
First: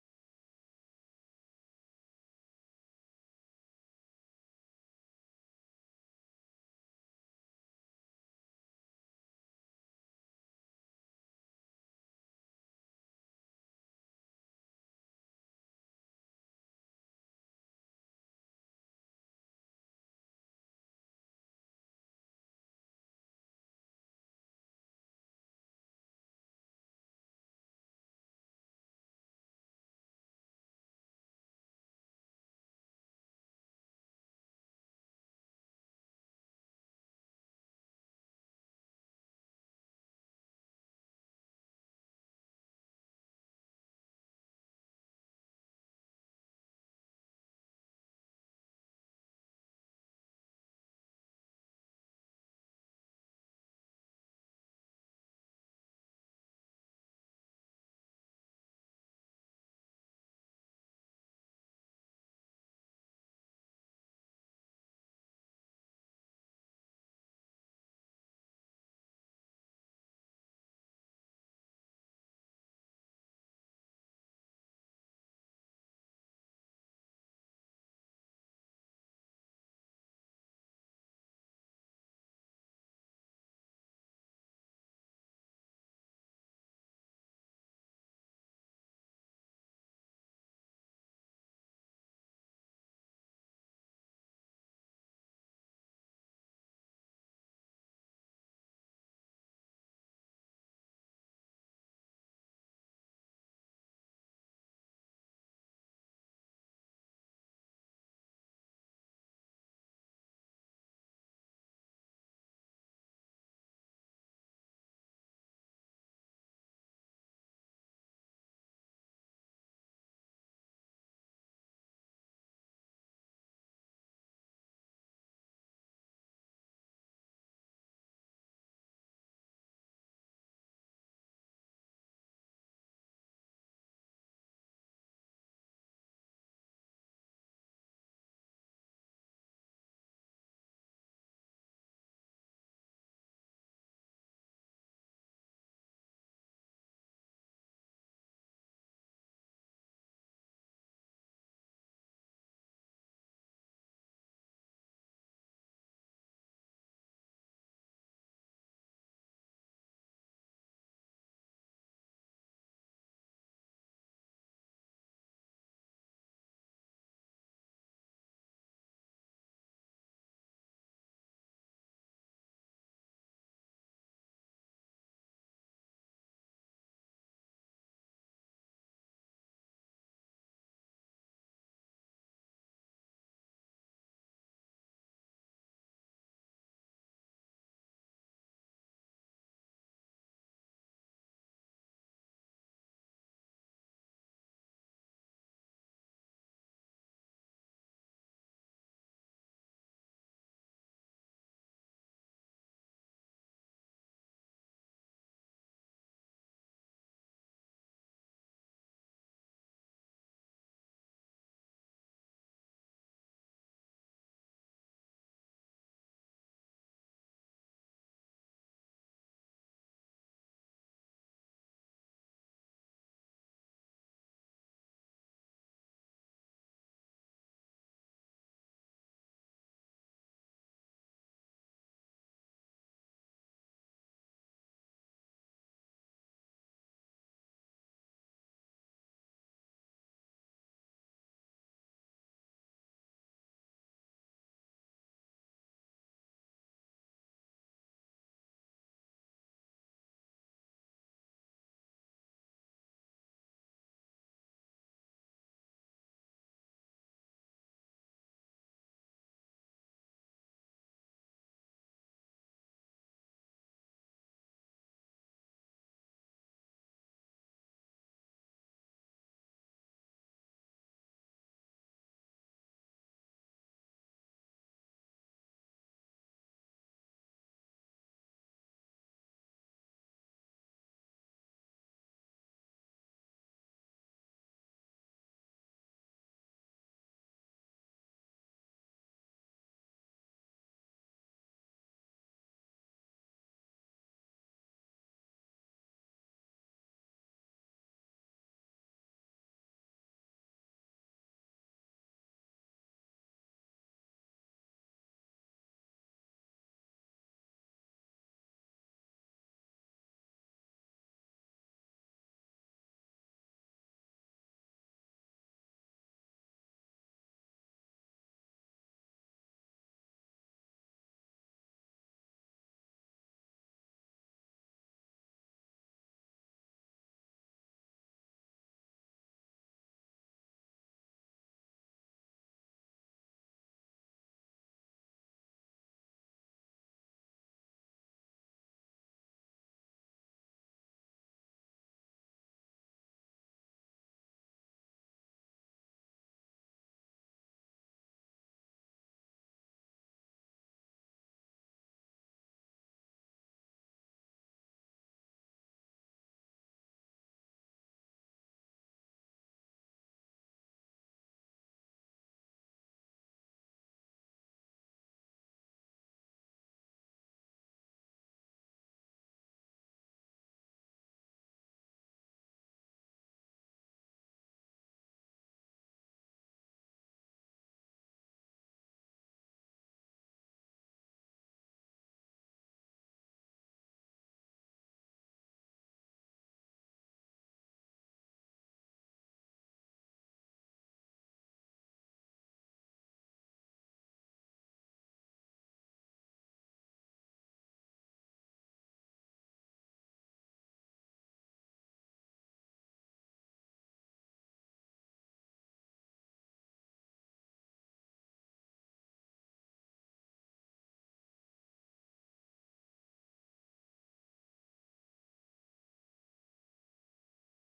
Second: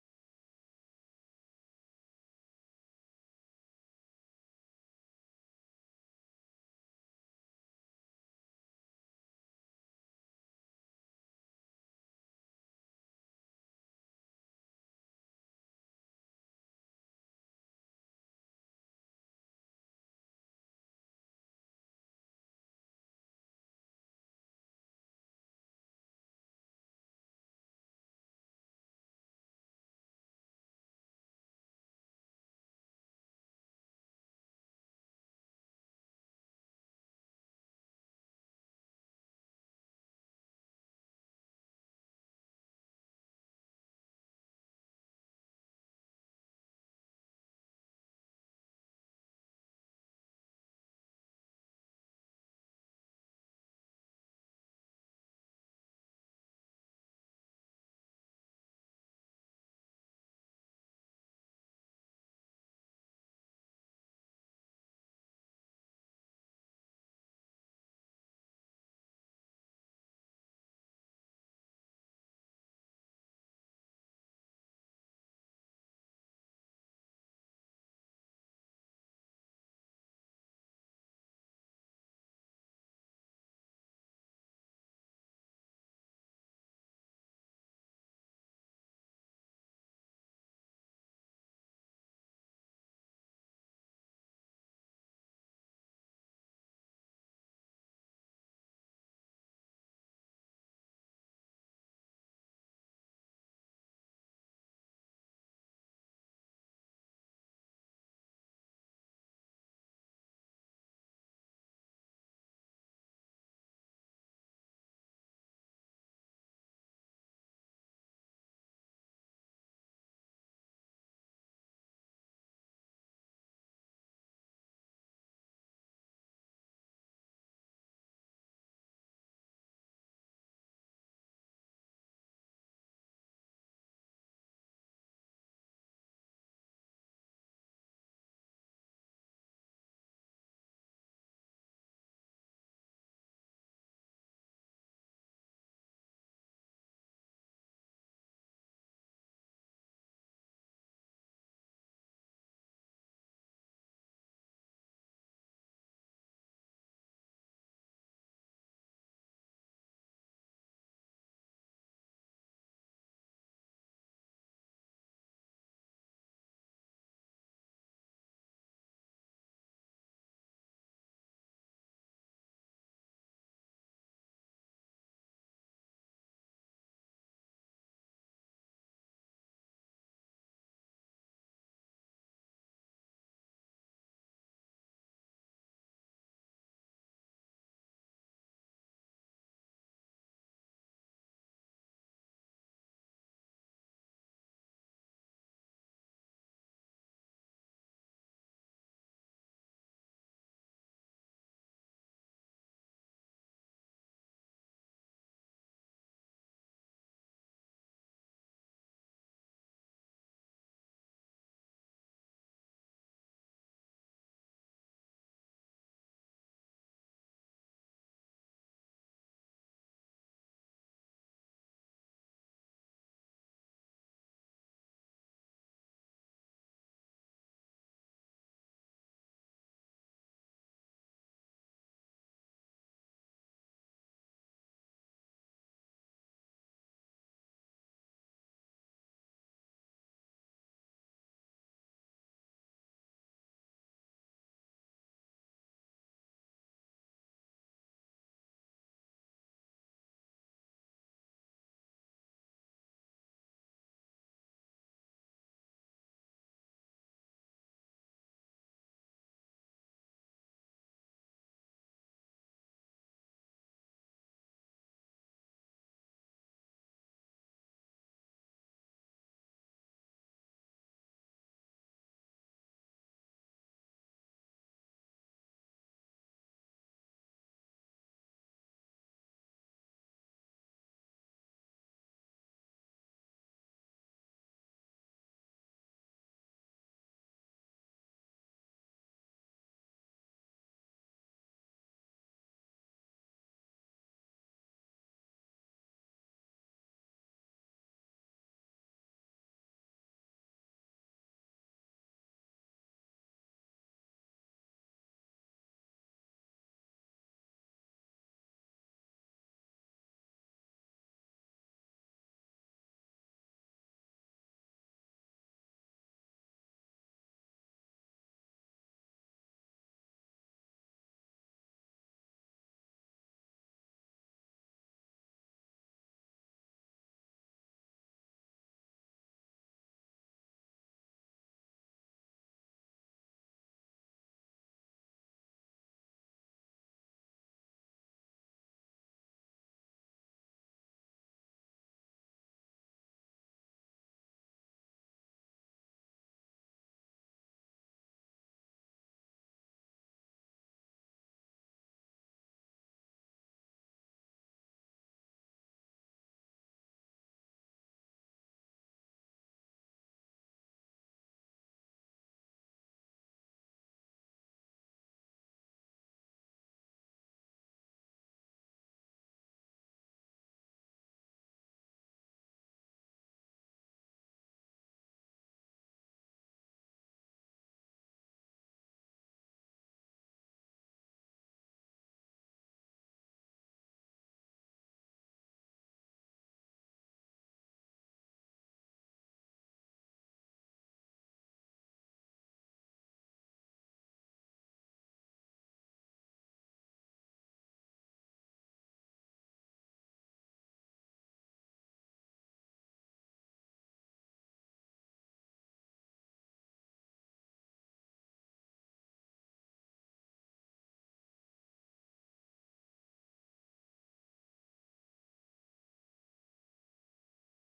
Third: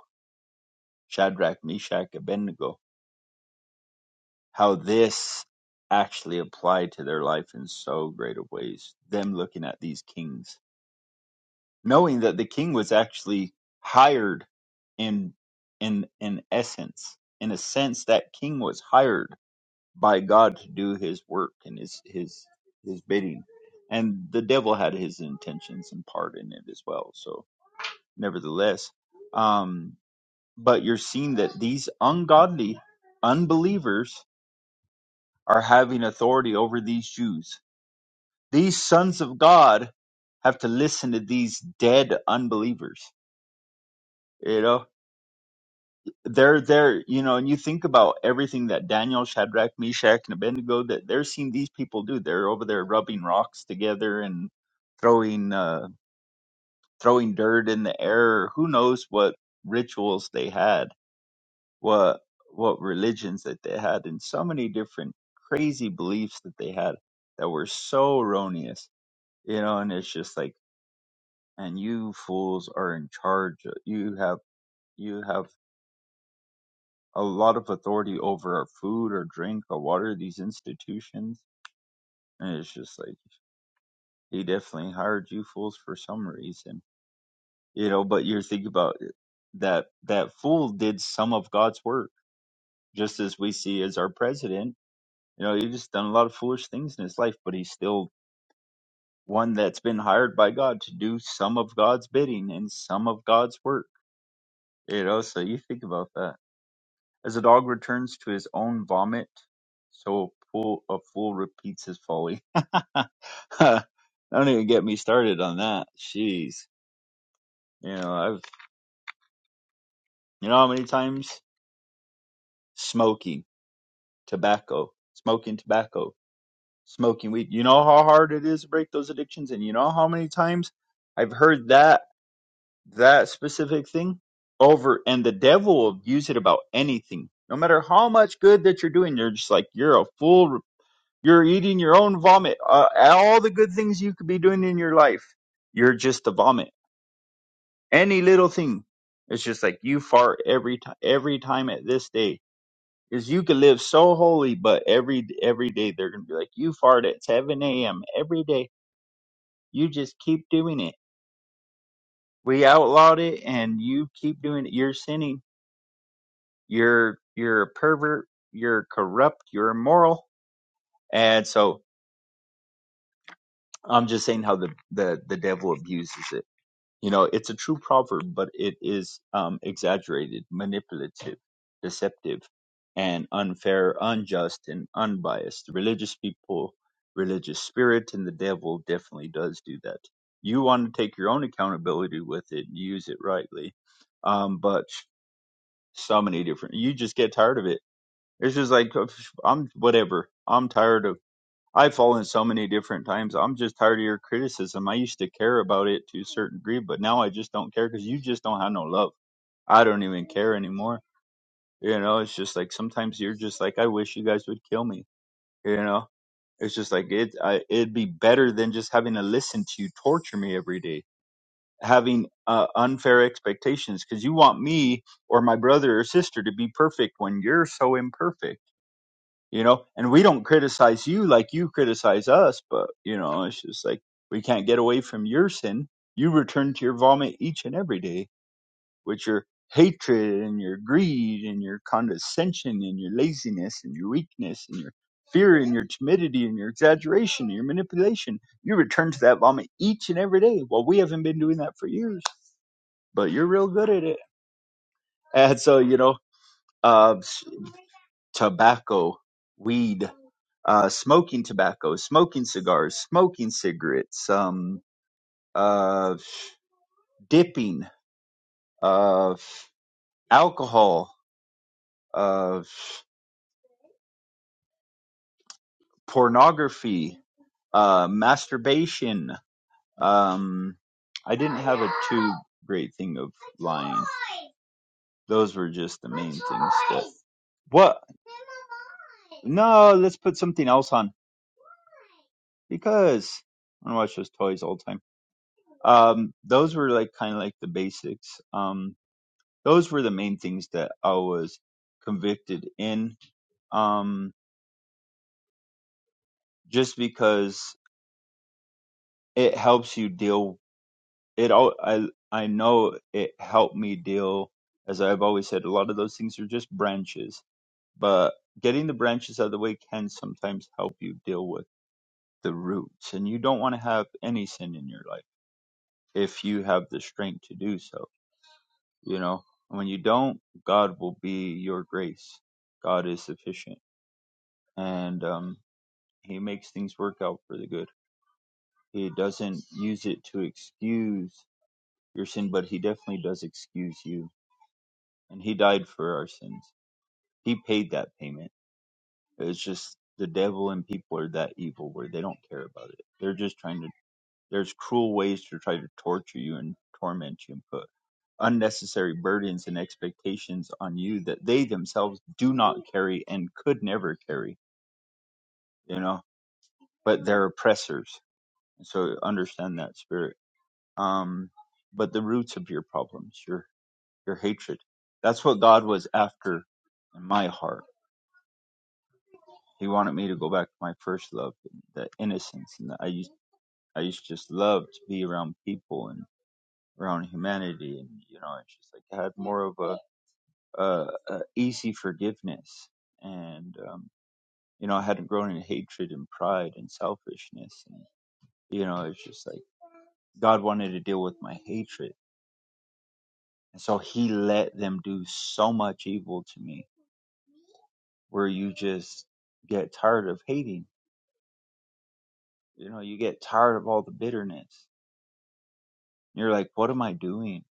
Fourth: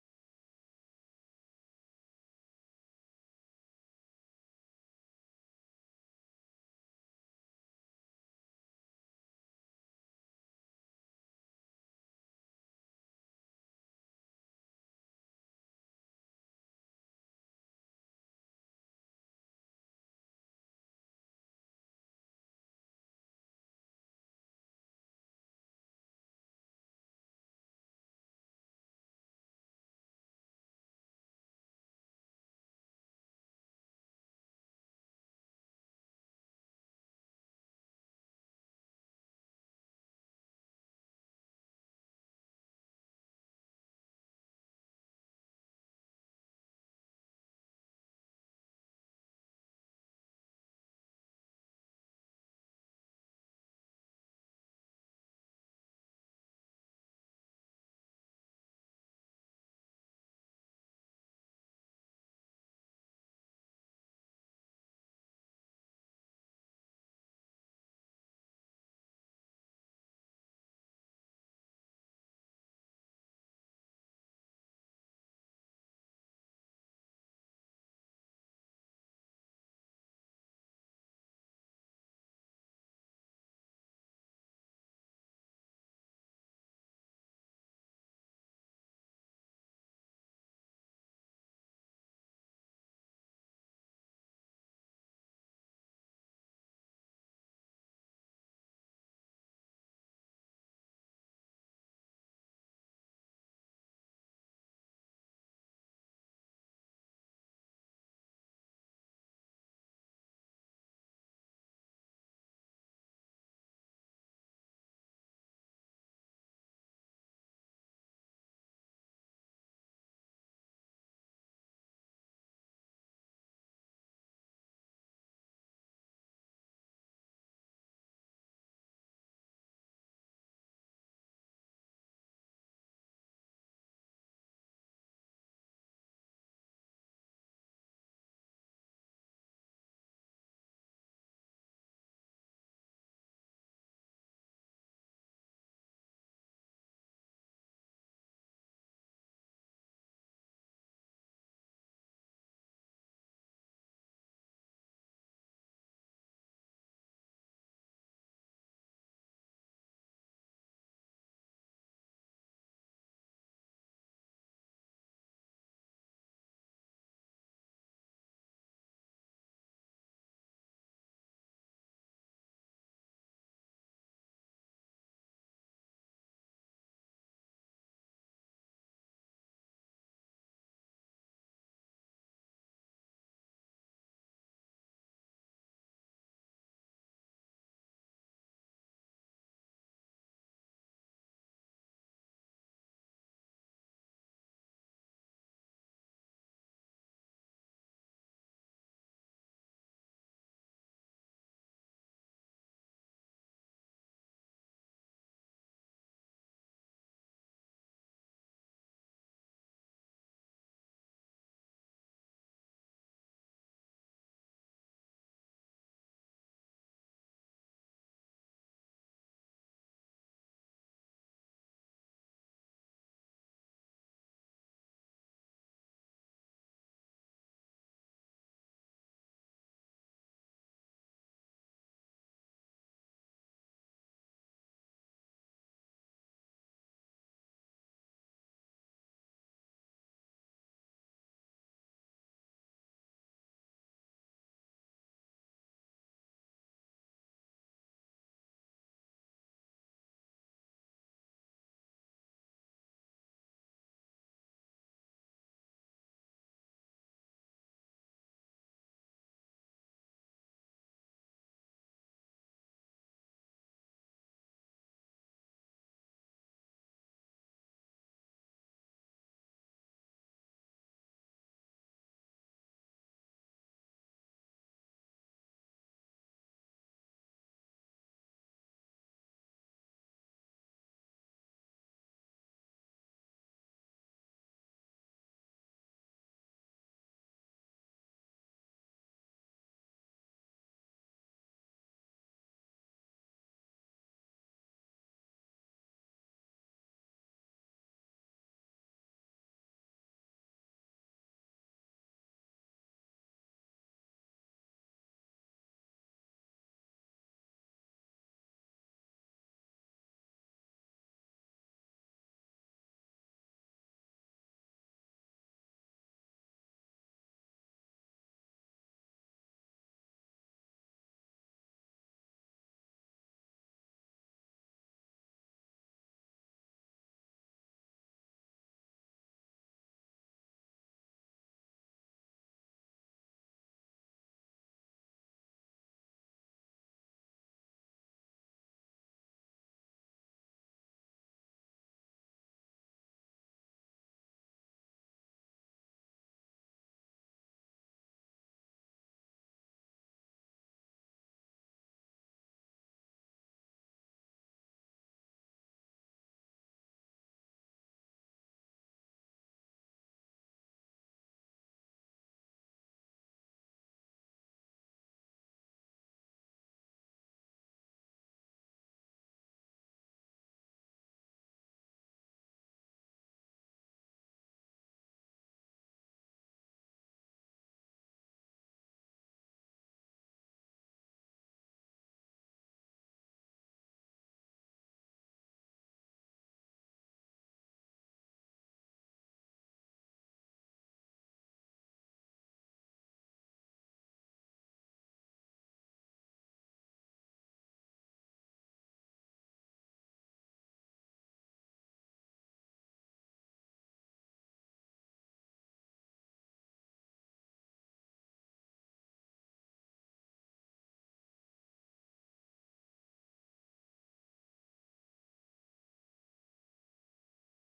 S4: Shadrach, Meshach, Abednego, how this actually applied to their life in so great a ways. Them looking at these kings, knowing that the king was actually hired in in in essence, in a sense, that king was hired by God to do his work and his his his bidding. And the devil had his intentions and part in it as well. So nevertheless, um but you're seeing that these ungodly unbelievers are having authority over these Jews. These sons of God have to listen to these dead unbelievers. You know? they're there, you know, and you think about everything that Daniel, Shadrach, Meshach, and Abednego that they're seeing these people do. They're over there rubbing rocks together and throwing uh, throwing dirt in the air. Who knows what rituals they had, what what religions that they had, and so many different crazy beliefs that they had that were so erroneous, you know. And it's just like, and you fools are in charge. You have you have a lot of authority over our food or drink or water these institutions and it's just like he definitely hired you fools for some reason you know but you're thinking about it, that that fool did some of god's work just as we see as our president you know he just done a lot of foolish things in his life but he's still one that's been hired by god to do some of god's bidding and some of god's work you know so you think about that As a dog returns to his own vomit, so a fool, a fool repeats his folly. Don't even get me started on that. Jeez. You know, I've, you know how many times? Smoking tobacco, smoking tobacco, smoking weed. You know how hard it is to break those addictions? And you know how many times I've heard that, that specific thing over and the devil will use it about anything. No matter how much good that you're doing, you're just like, you're a fool You're eating your own vomit. Uh, all the good things you could be doing in your life, you're just a vomit. Any little thing, it's just like you fart every time. Every time at this day, is you could live so holy, but every every day they're gonna be like you fart at 7 a.m. every day. You just keep doing it. We outlawed it, and you keep doing it. You're sinning. You're you're a pervert. You're corrupt. You're immoral. And so I'm just saying how the the the devil abuses it You know, it's a true proverb, but it is um, exaggerated, manipulative, deceptive, and unfair, unjust, and unbiased. Religious people, religious spirit, and the devil definitely does do that. You want to take your own accountability with it and use it rightly. Um, but so many different, you just get tired of it. It's just like, "Oh, psh, I'm whatever. I'm tired of. I've fallen so many different times. I'm just tired of your criticism. I used to care about it to a certain degree, but now I just don't care because you just don't have no love. I don't even care anymore. You know, it's just like sometimes you're just like, I wish you guys would kill me. You know, it's just like it. I, it'd be better than just having to listen to you torture me every day, having uh, unfair expectations because you want me or my brother or sister to be perfect when you're so imperfect you know and we don't criticize you like you criticize us but you know it's just like we can't get away from your sin you return to your vomit each and every day with your hatred and your greed and your condescension and your laziness and your weakness and your fear and your timidity and your exaggeration and your manipulation you return to that vomit each and every day well we haven't been doing that for years but you're real good at it and so you know um tobacco, weed, uh, smoking tobacco, smoking cigars, smoking cigarettes, um, uh, dipping, uh, alcohol, uh, pornography, uh, masturbation. Um, I didn't have a too great thing of lying. Those were just the main things. That, what? No, let's put something else on because I want to watch those toys all the time. um those were like kind of like the basics um those were the main things that i was convicted in um just because it helps you deal it all i i know it helped me deal as i've always said a lot of those things are just branches but getting the branches out of the way can sometimes help you deal with the roots and you don't want to have any sin in your life if you have the strength to do so you know And when you don't god will be your grace god is sufficient and um he makes things work out for the good he doesn't use it to excuse your sin but he definitely does excuse you and he died for our sins he paid that payment it's just the devil and people are that evil where they don't care about it they're just trying to There's cruel ways to try to torture you and torment you and put unnecessary burdens and expectations on you that they themselves do not carry and could never carry, you know, but they're oppressors. So understand that spirit. Um, but the roots of your problems, your, your hatred, that's what God was after in my heart. He wanted me to go back to my first love, the innocence. And I used, I used to just love to be around people and. around humanity and you know it's just like I had more of a, a, a easy forgiveness and um, you know I hadn't grown in hatred and pride and selfishness and you know it's just like God wanted to deal with my hatred and so he let them do so much evil to me where you just get tired of hating you know you get tired of all the bitterness you're like what am I doing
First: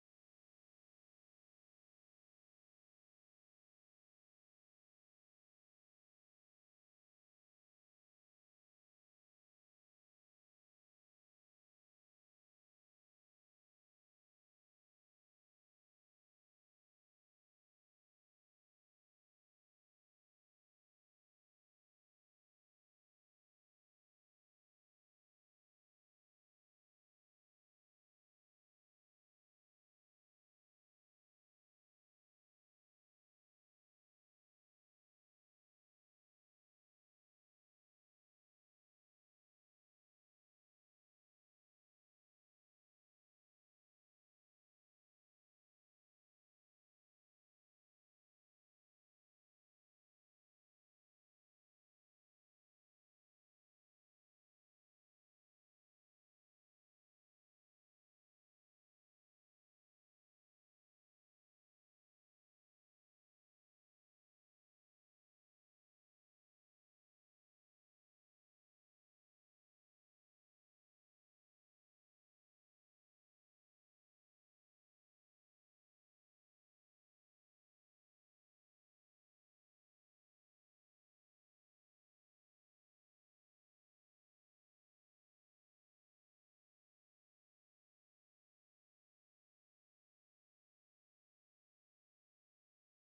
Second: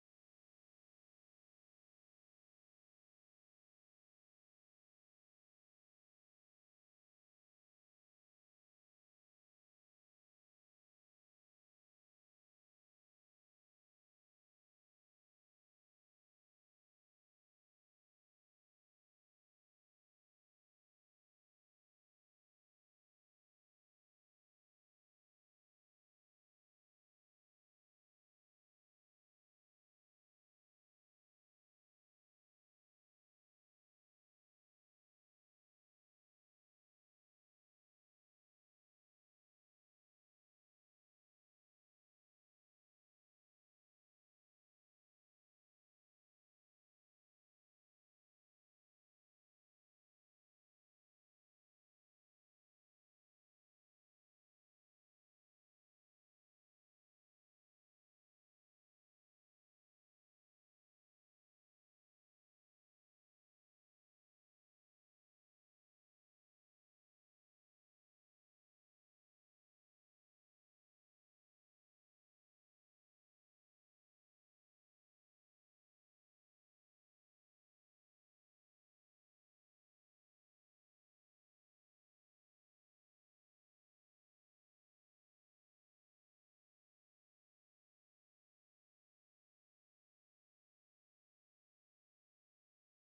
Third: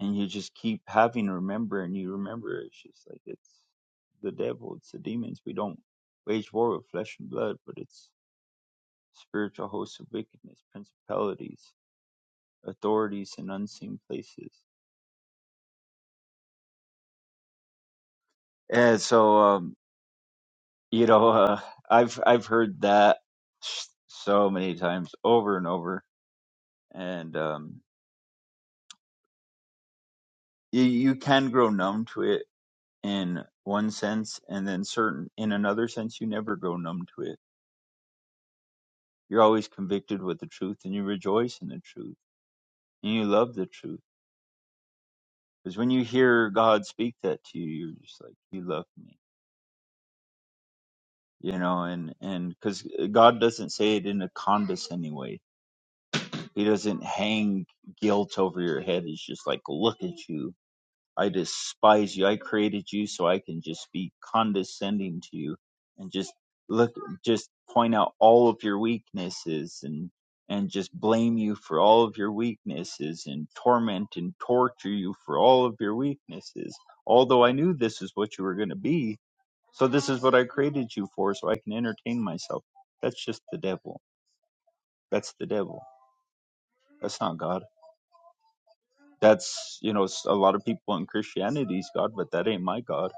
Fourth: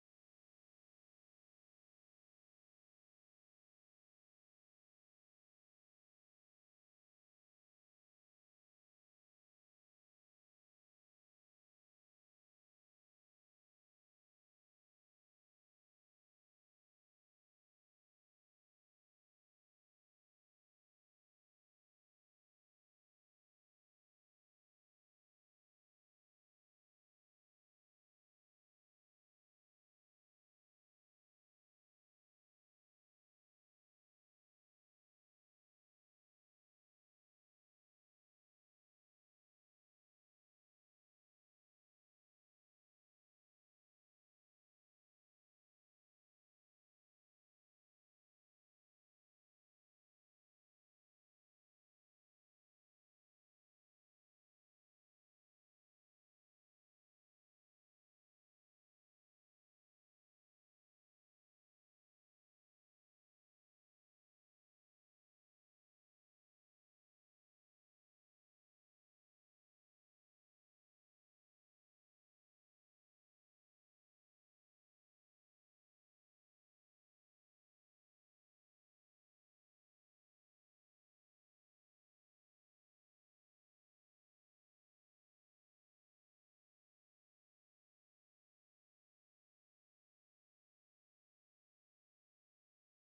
S4: and you just keep having to remember and you remember it's just like it's the devil it's the demons we don't wage war with flesh and blood but it's spiritual hosts of wickedness principalities authorities in unseen places and so um you know uh, i've i've heard that s- so many times over and over and um you, you can grow numb to it in one sense and then certain in another sense you never grow numb to it You're always convicted with the truth and you rejoice in the truth and you love the truth. Because when you hear God speak that to you, you're just like, You love me. You know, and and because God doesn't say it in a condescending way, He doesn't hang guilt over your head. He's just like, Look at you I despise you. I created you so I can just be condescending to you and just look, just point out all of your weaknesses and, and just blame you for all of your weaknesses and torment and torture you for all of your weaknesses. Although I knew this is what you were going to be. So this is what I created you for so I can entertain myself. That's just the devil. That's the devil. That's not God. That's, you know, s- a lot of people in Christianity's God, but that ain't my God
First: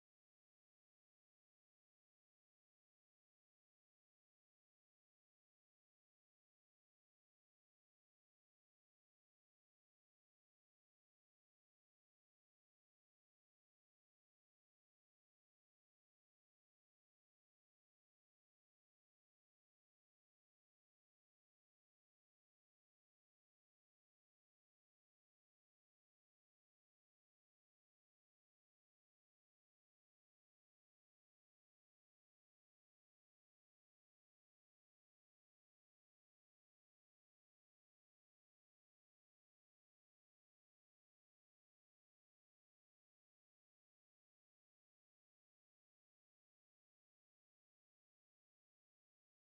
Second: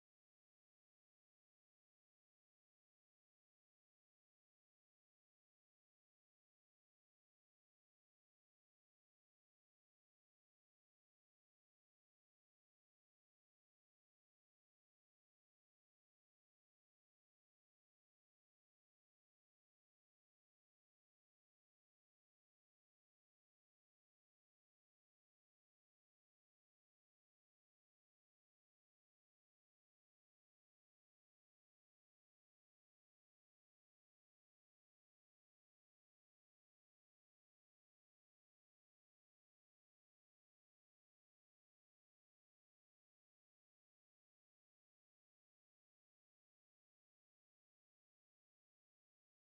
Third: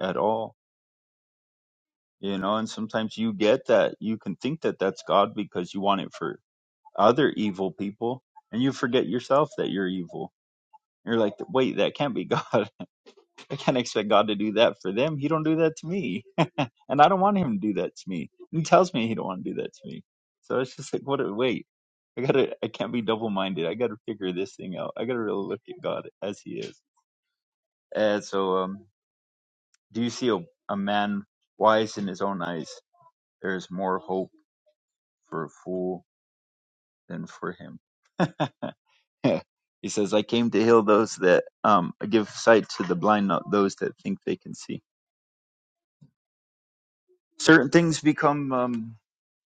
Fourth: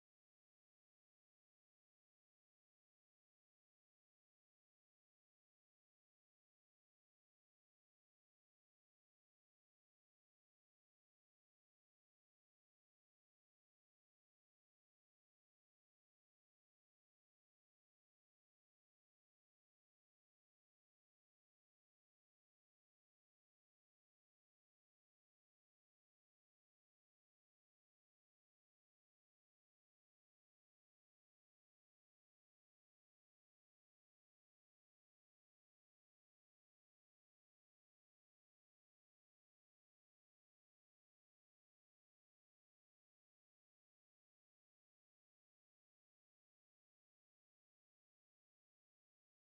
S4: at all you know and sometimes you get that you can think that that's god because you want it for other evil people and you forget yourself that you're evil you're like wait that can't be god i can't expect god to do that for them he don't do that to me and i don't want him to do that to me he tells me he don't want to do that to me so it's just like what a wait i gotta i can't be double-minded i gotta figure this thing out i gotta really look at god as he is and so um do you see a, a man wise in his own eyes there is more hope for a fool than for him. he says, I came to heal those that um, give sight to the blind, not those that think they can see. Certain things become, um,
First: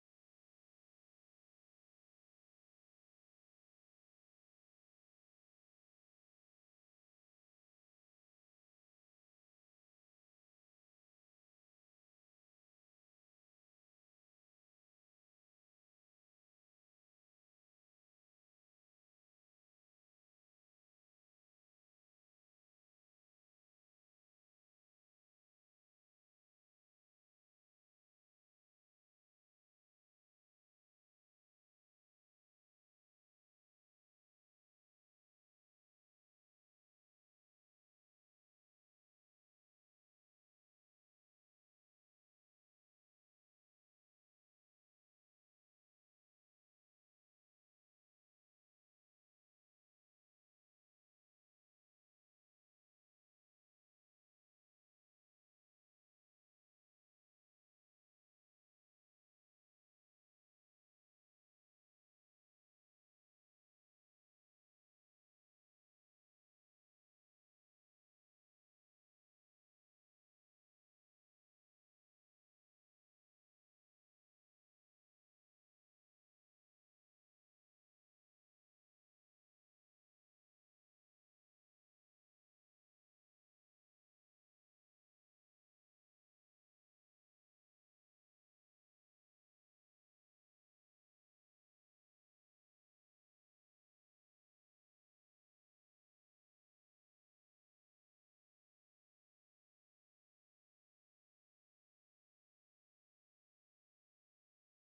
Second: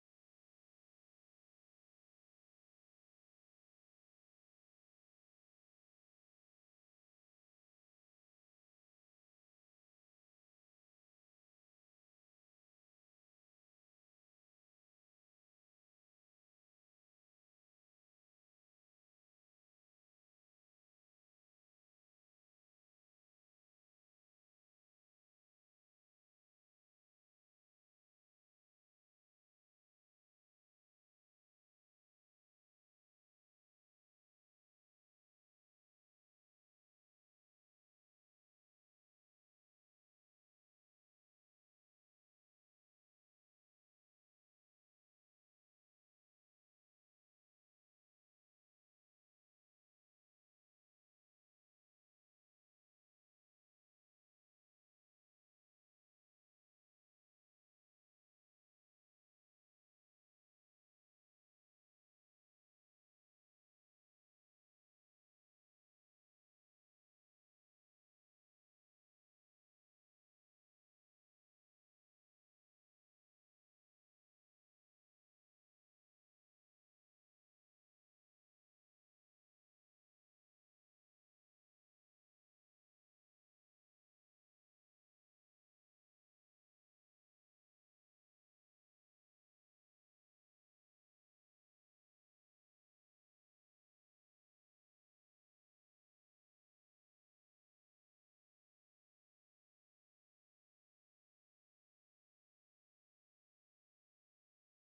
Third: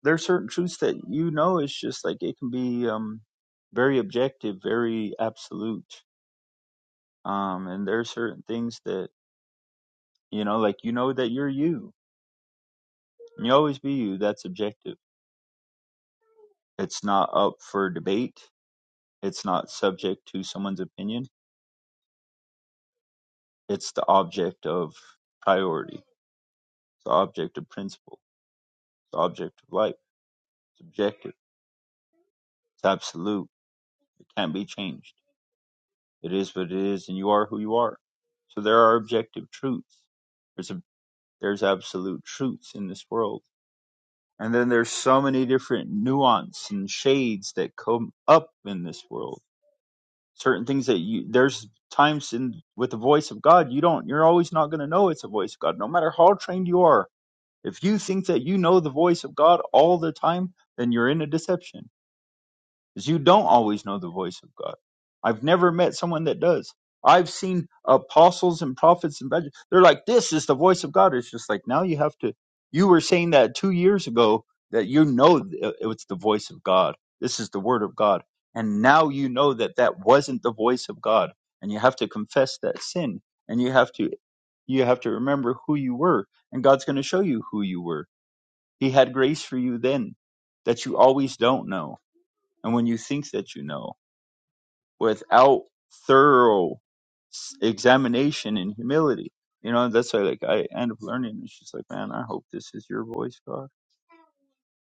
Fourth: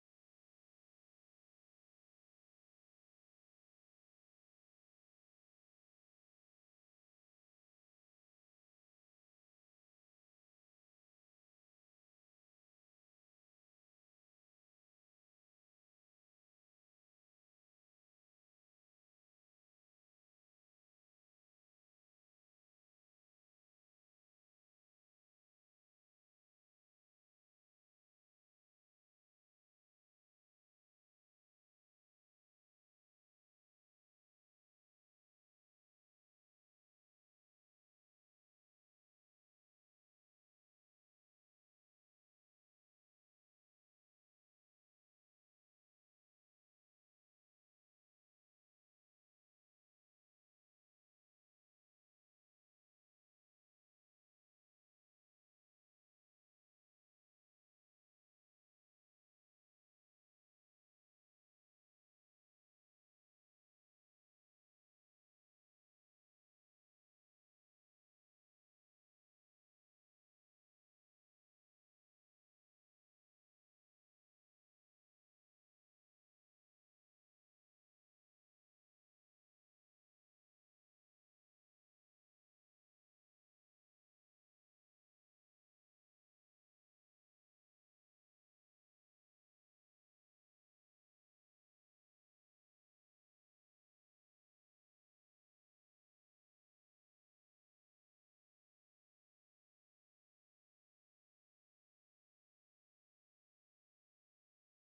S4: there are certain truths that you know, it's just like it can be um, very objective, very absolute. Um, and there are certain things that, you know, like you know that you're you. You always be you. That's objective. It's not up for debate, it's not subject to someone's opinion. It's the object of priority, the object of principle The object of life. It's objective. It's absolute. It can't be changed. It is what it is, and you are who you are. So there are objective truths. There's a, there's absolute truths in this world, and then there's so many different nuance and shades that come up in this world. Certain things that you there's times in with the voice of God you don't you're always not going to know it's a voice of God no matter how trained you are. If you think that you know the voice of God all the time, then you're in a deception is you don't always know the voice of God. I've never met someone that does. I've seen apostles and prophets and evangelists. They're like, this is the voice of God. It's just like, now you have to, you were saying that two years ago that you know it it was the voice of God. This is the word of God. And now you know that that wasn't the voice of God. And you have to confess that sin and you have to you have to remember who you were and god's going to show you who you were he had grace for you then that you always don't know and when you think that you know without thorough s- examination and humility. You know, that's why like I end up learning. It's just like, man, I hope this is your voice, God.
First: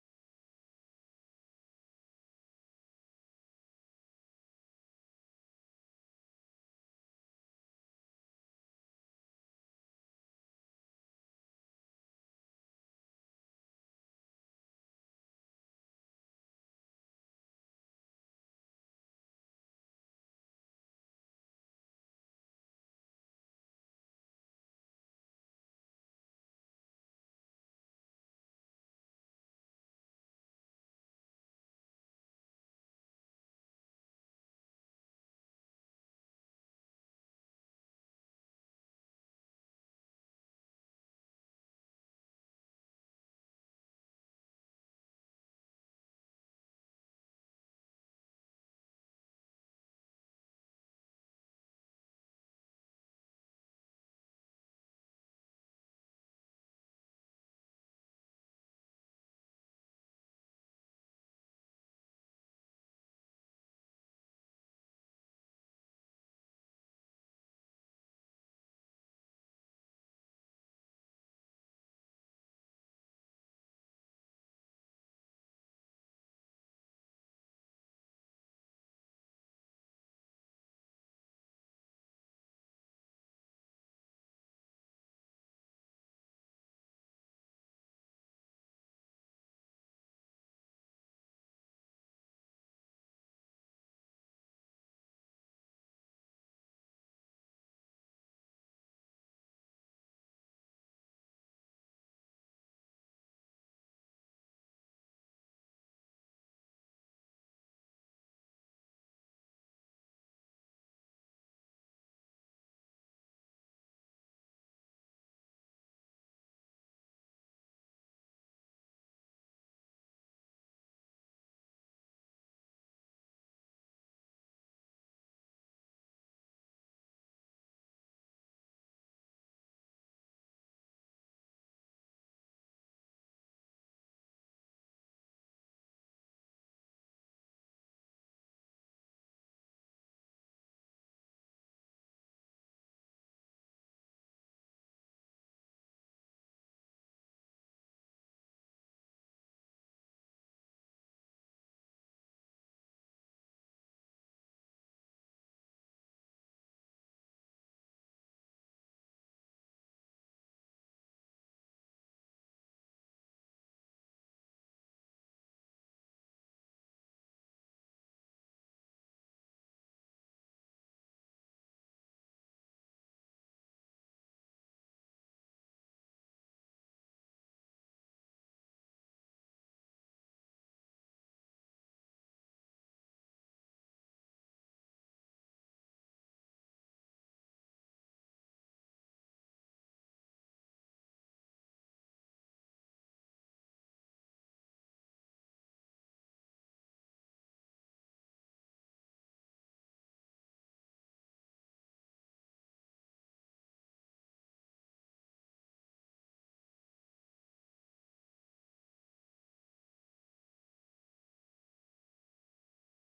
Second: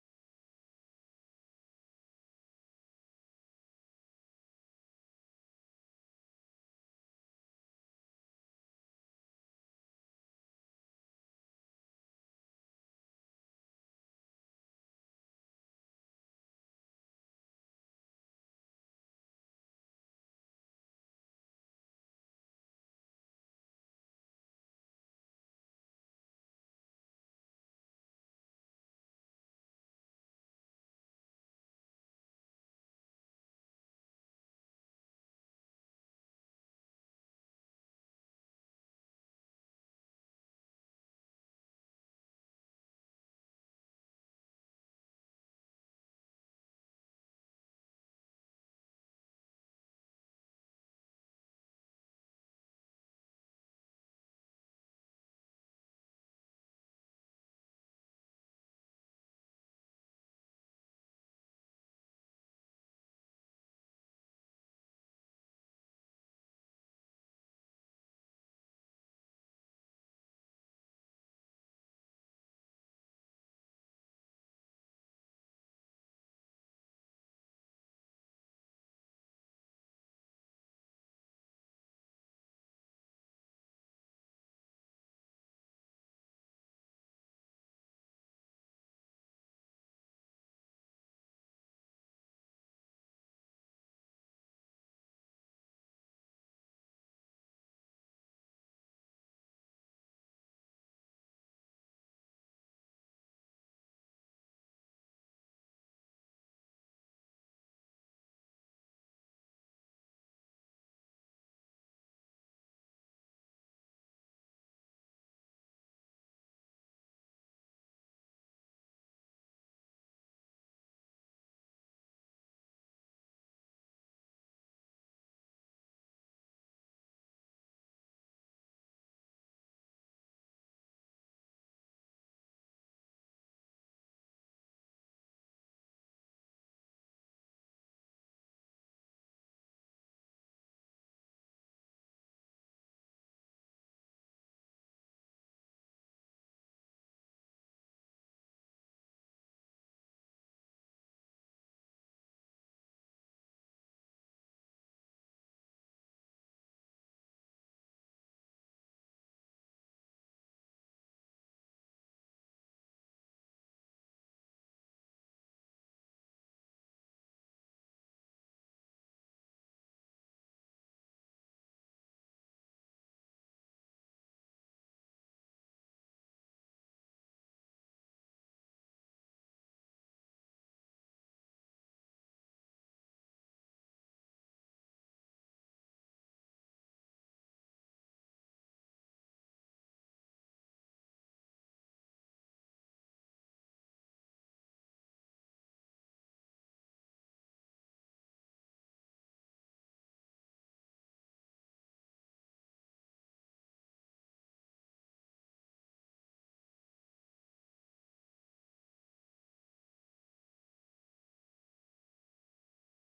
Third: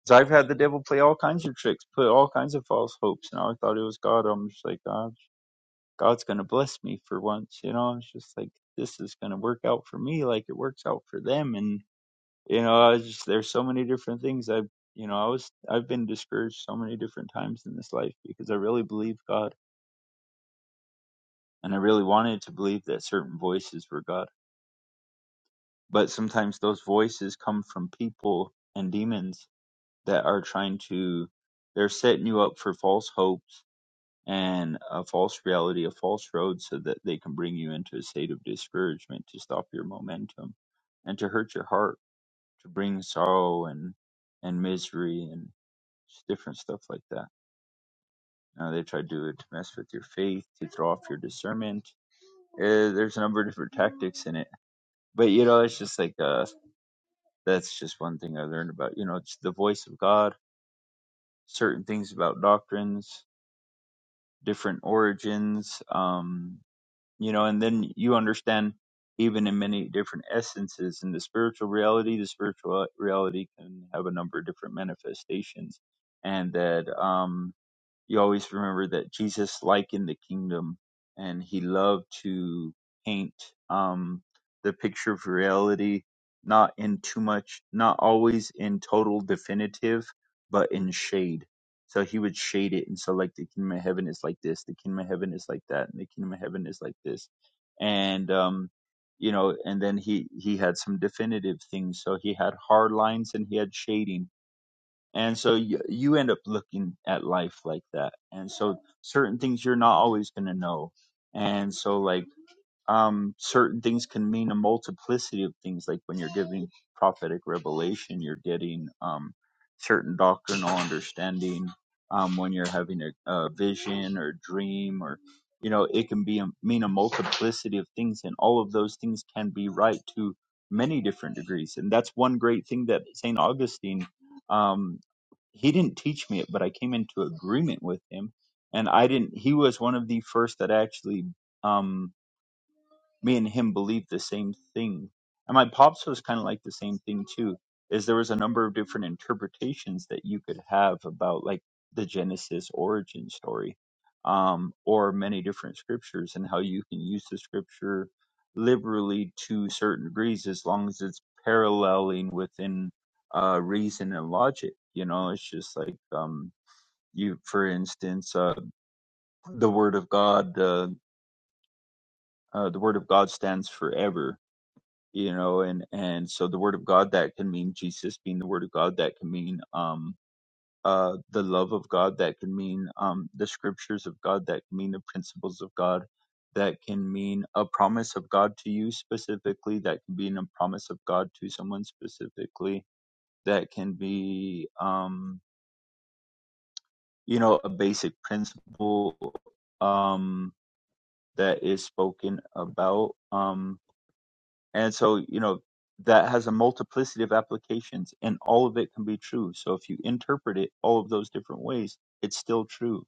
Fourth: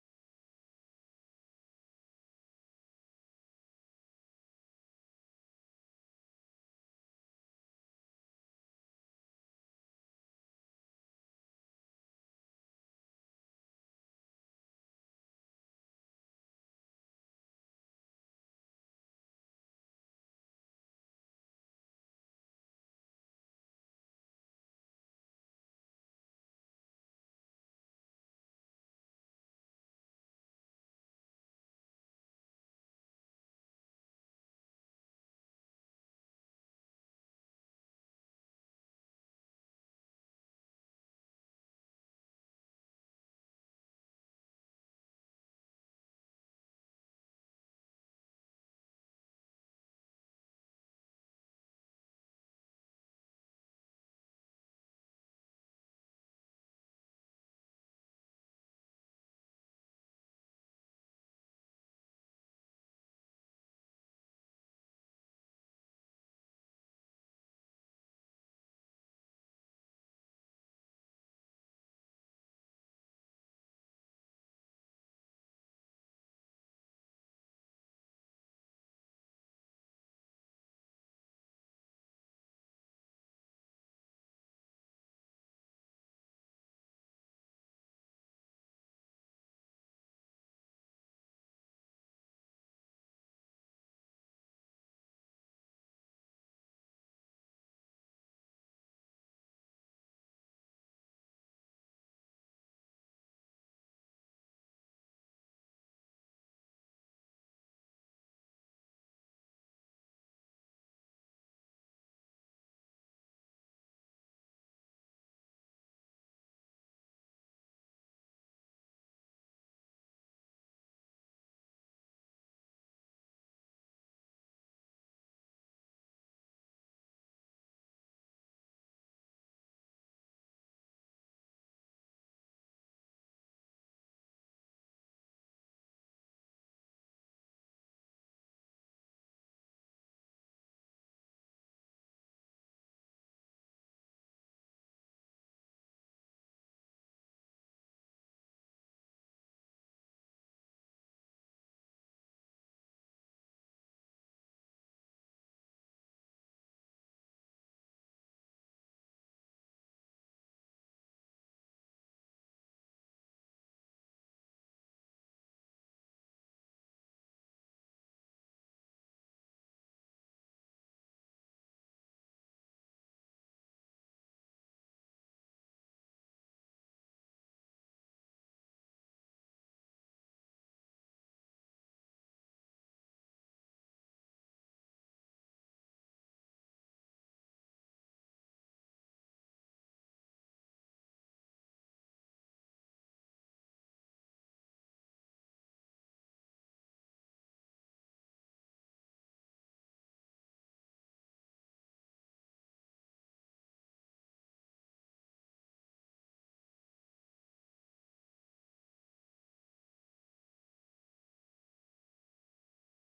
S4: Because I've had the devil play all kinds of tricks, put all kinds of false hopes, and I thought it was God. I'm just like, God, God's gonna bless me for once. You know, it's just like this is gonna work out for me, like it works out for them. And you know, I was just there's so many different things I've you know, I was I've been discouraged so many different times in this life because I really believe God and I really wanted to believe that certain voices were God. But sometimes those voices come from people and demons that are trying to, they're setting you up for false hopes and a false reality, a false road, so that they can bring you into a state of discouragement to stop your momentum and to hurt your heart, to bring sorrow and, and misery and just different stuff like that. Now they try to do it to mess with your faith, to throw off your discernment. Uh, there's a number of different tactics in it but you know it's just like uh that's just one thing i learned about you know it's the voice of god certain things about doctrines different origins um you know and then you understand even in many different essences in the spiritual reality the spiritual reality can have a number of different manifestations and that um you always remember that Jesus likened the kingdom and he loved to paint um, the picture of reality, not in too much, not always in total definitive, but in shade. So he would shade it. And so, like, the kingdom of heaven is like this, the kingdom of heaven is like that, and the kingdom of heaven is like this. And, um, you know, and then he, he had some definitive things. So he had hard lines and he had shading and so you, you end up looking at life like that and so certain things you're not always going to know and so like um, certain things can mean a multiplicity of things. Like when you're giving prophetic revelation, you're getting um, certain doctrinal understanding. Um, when you're having a, a vision or dream, or you know, it can be a, mean a multiplicity of things, and all of those things can be right to many different degrees. And that's one great thing that Saint Augustine. Um, he didn't teach me it, but I came into agreement with him, and I didn't. He was one of the first that actually. Um, me and him believed the same thing. And my pops was kind of like the same thing too, is there was a number of different interpretations that you could have about like the Genesis origin story, um, or many different scriptures and how you can use the scripture liberally to certain degrees as long as it's paralleling within uh, reason and logic. You know, it's just like um, you, for instance, uh, the word of God, uh, uh, the word of God stands forever you know and and so the word of god that can mean jesus being the word of god that can mean um uh the love of god that can mean um the scriptures of god that can mean the principles of god that can mean a promise of god to you specifically that can be a promise of god to someone specifically that can be um you know a basic principle um that is spoken about Um And so, you know, that has a multiplicity of applications and all of it can be true. So if you interpret it all of those different ways, it's still true.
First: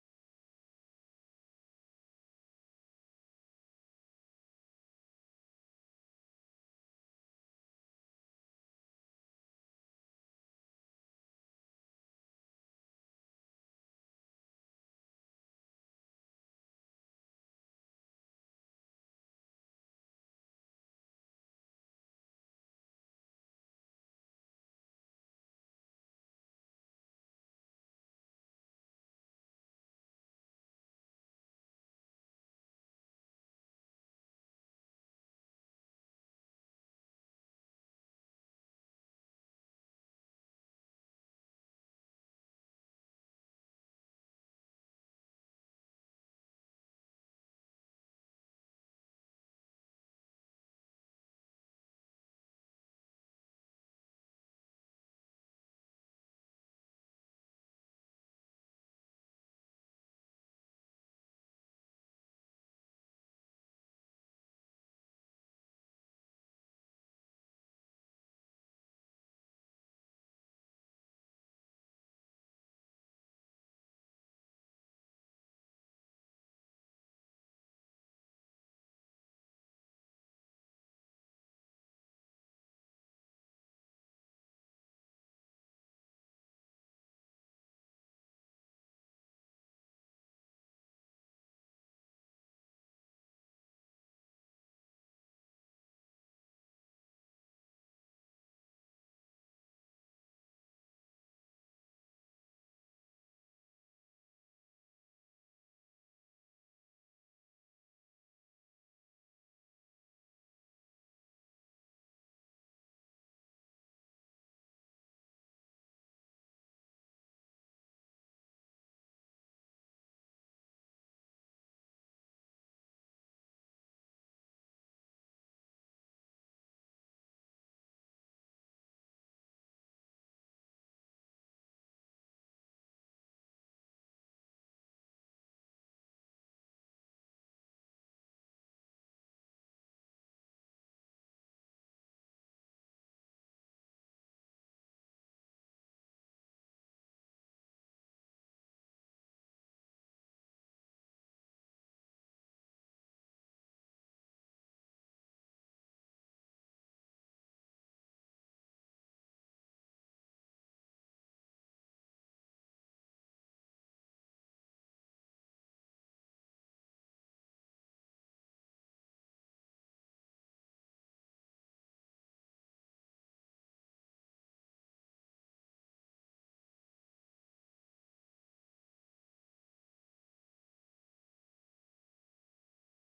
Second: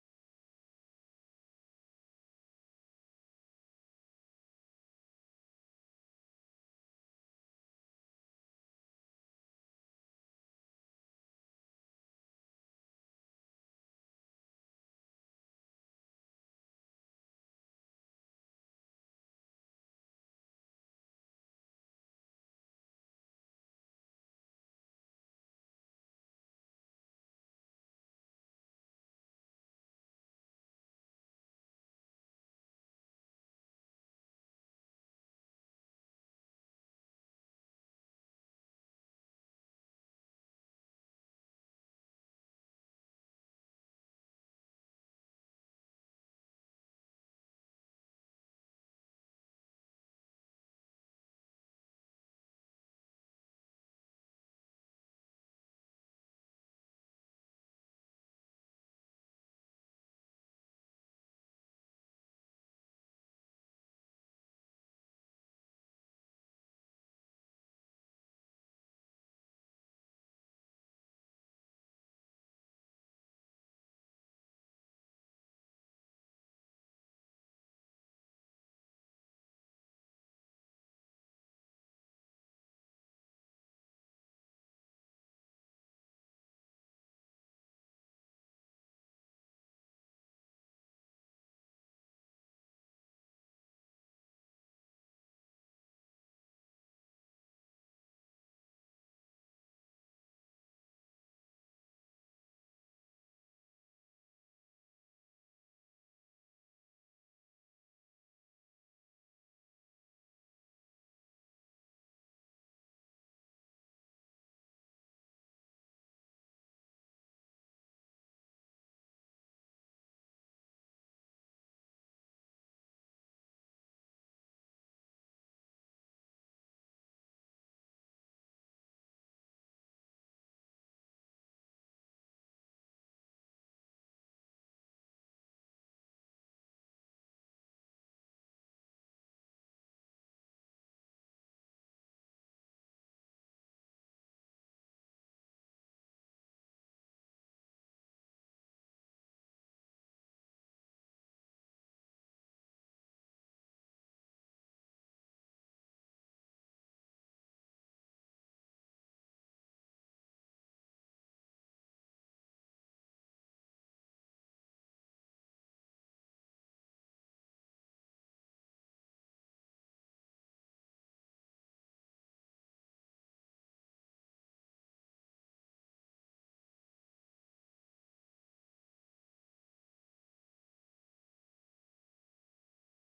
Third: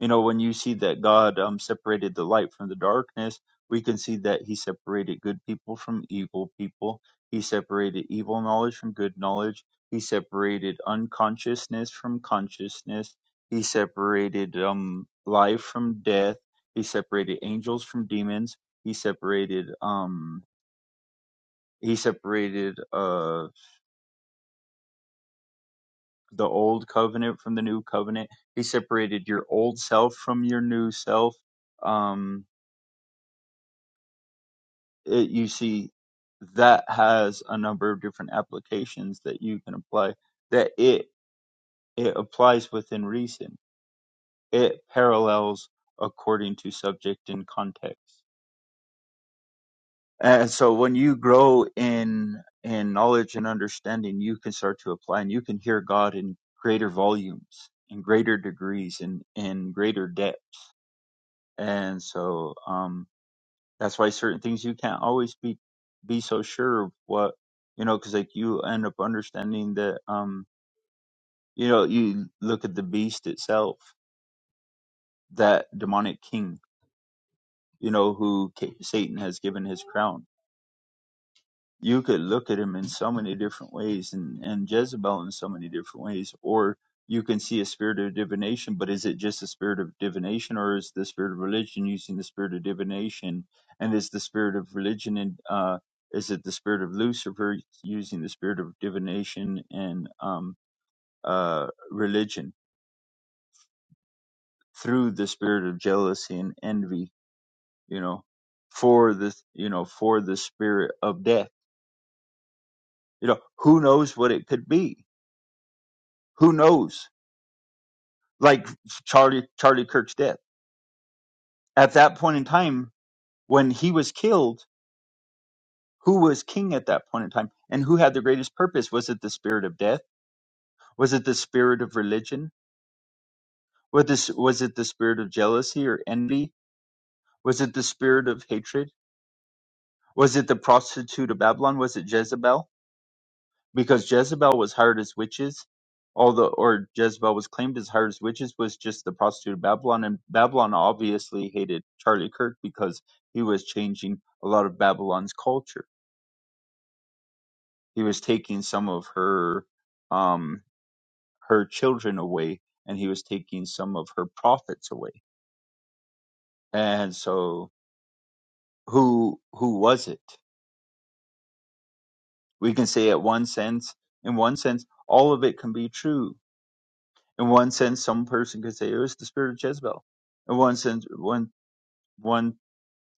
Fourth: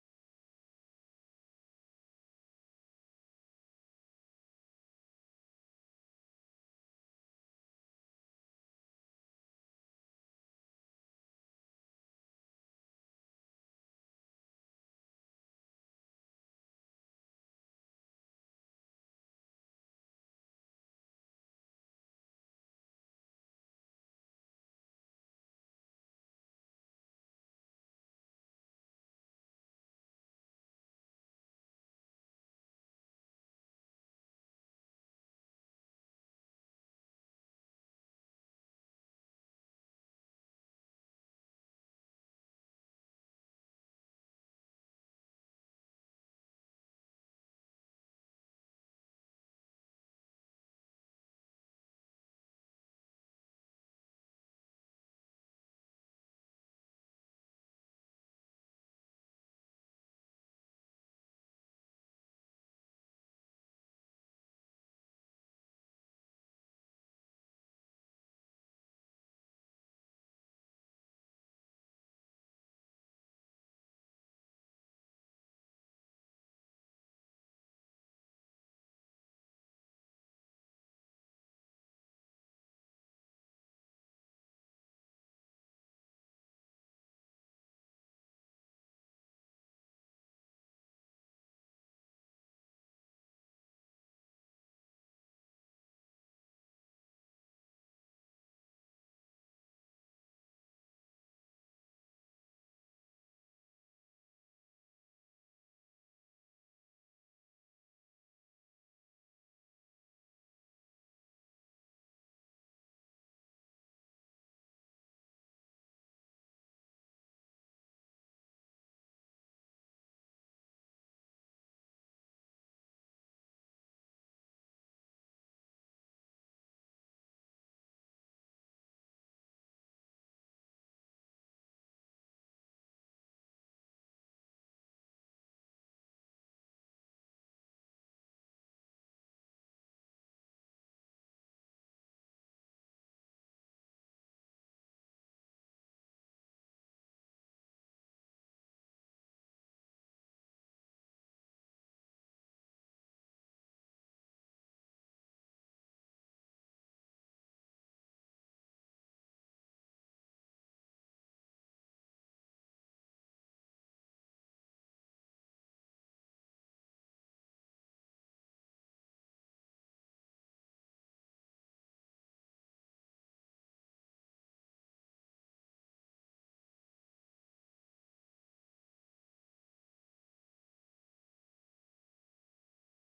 S4: You know, when you see that God um, separated the light from the darkness, we can see that he separated good people from evil people. He separated evil knowledge from good knowledge. He separated unconsciousness from consciousness. He separated um, life from death. He separated angels from demons. He separated um, he separated uh the old covenant from the new covenant he separated your old self from your new self um it, you see that has a number of different applications that you can apply that it it applies within reason it parallels according to subject and context And so when you grow in in knowledge and understanding, you can start to apply and you can hear God in greater volumes, in greater degrees, in in greater depth. And so um that's why certain things you can't always be be so sure of what you know because like you end up understanding that um you know you look at the beast itself, that demonic king, you know who Ca- Satan has given his crown you could look at him in so many different ways and, and Jezebel in so many different ways, or you can see a spirit of divination, but is it just a spirit of divination or is the spirit of religion using the spirit of divination? And is the spirit of religion and uh, is it the spirit of Lucifer using the spirit of divination and um, uh, religion through the spirit of jealousy and envy, you know, for the, you know, for the spirit of death? You know, who knows what it could be? who knows like charlie charlie kirk's death at that point in time when he was killed who was king at that point in time and who had the greatest purpose was it the spirit of death was it the spirit of religion was this was it the spirit of jealousy or envy was it the spirit of hatred was it the prostitute of babylon was it jezebel because Jezebel was hired as witches, although or Jezebel was claimed as hired as witches was just the prostitute of Babylon, and Babylon obviously hated Charlie Kirk because he was changing a lot of Babylon's culture. He was taking some of her um her children away, and he was taking some of her prophets away. And so, who who was it? We can say at one sense, in one sense, all of it can be true In one sense, some person could say it was the spirit of Jezebel. In one sense, one one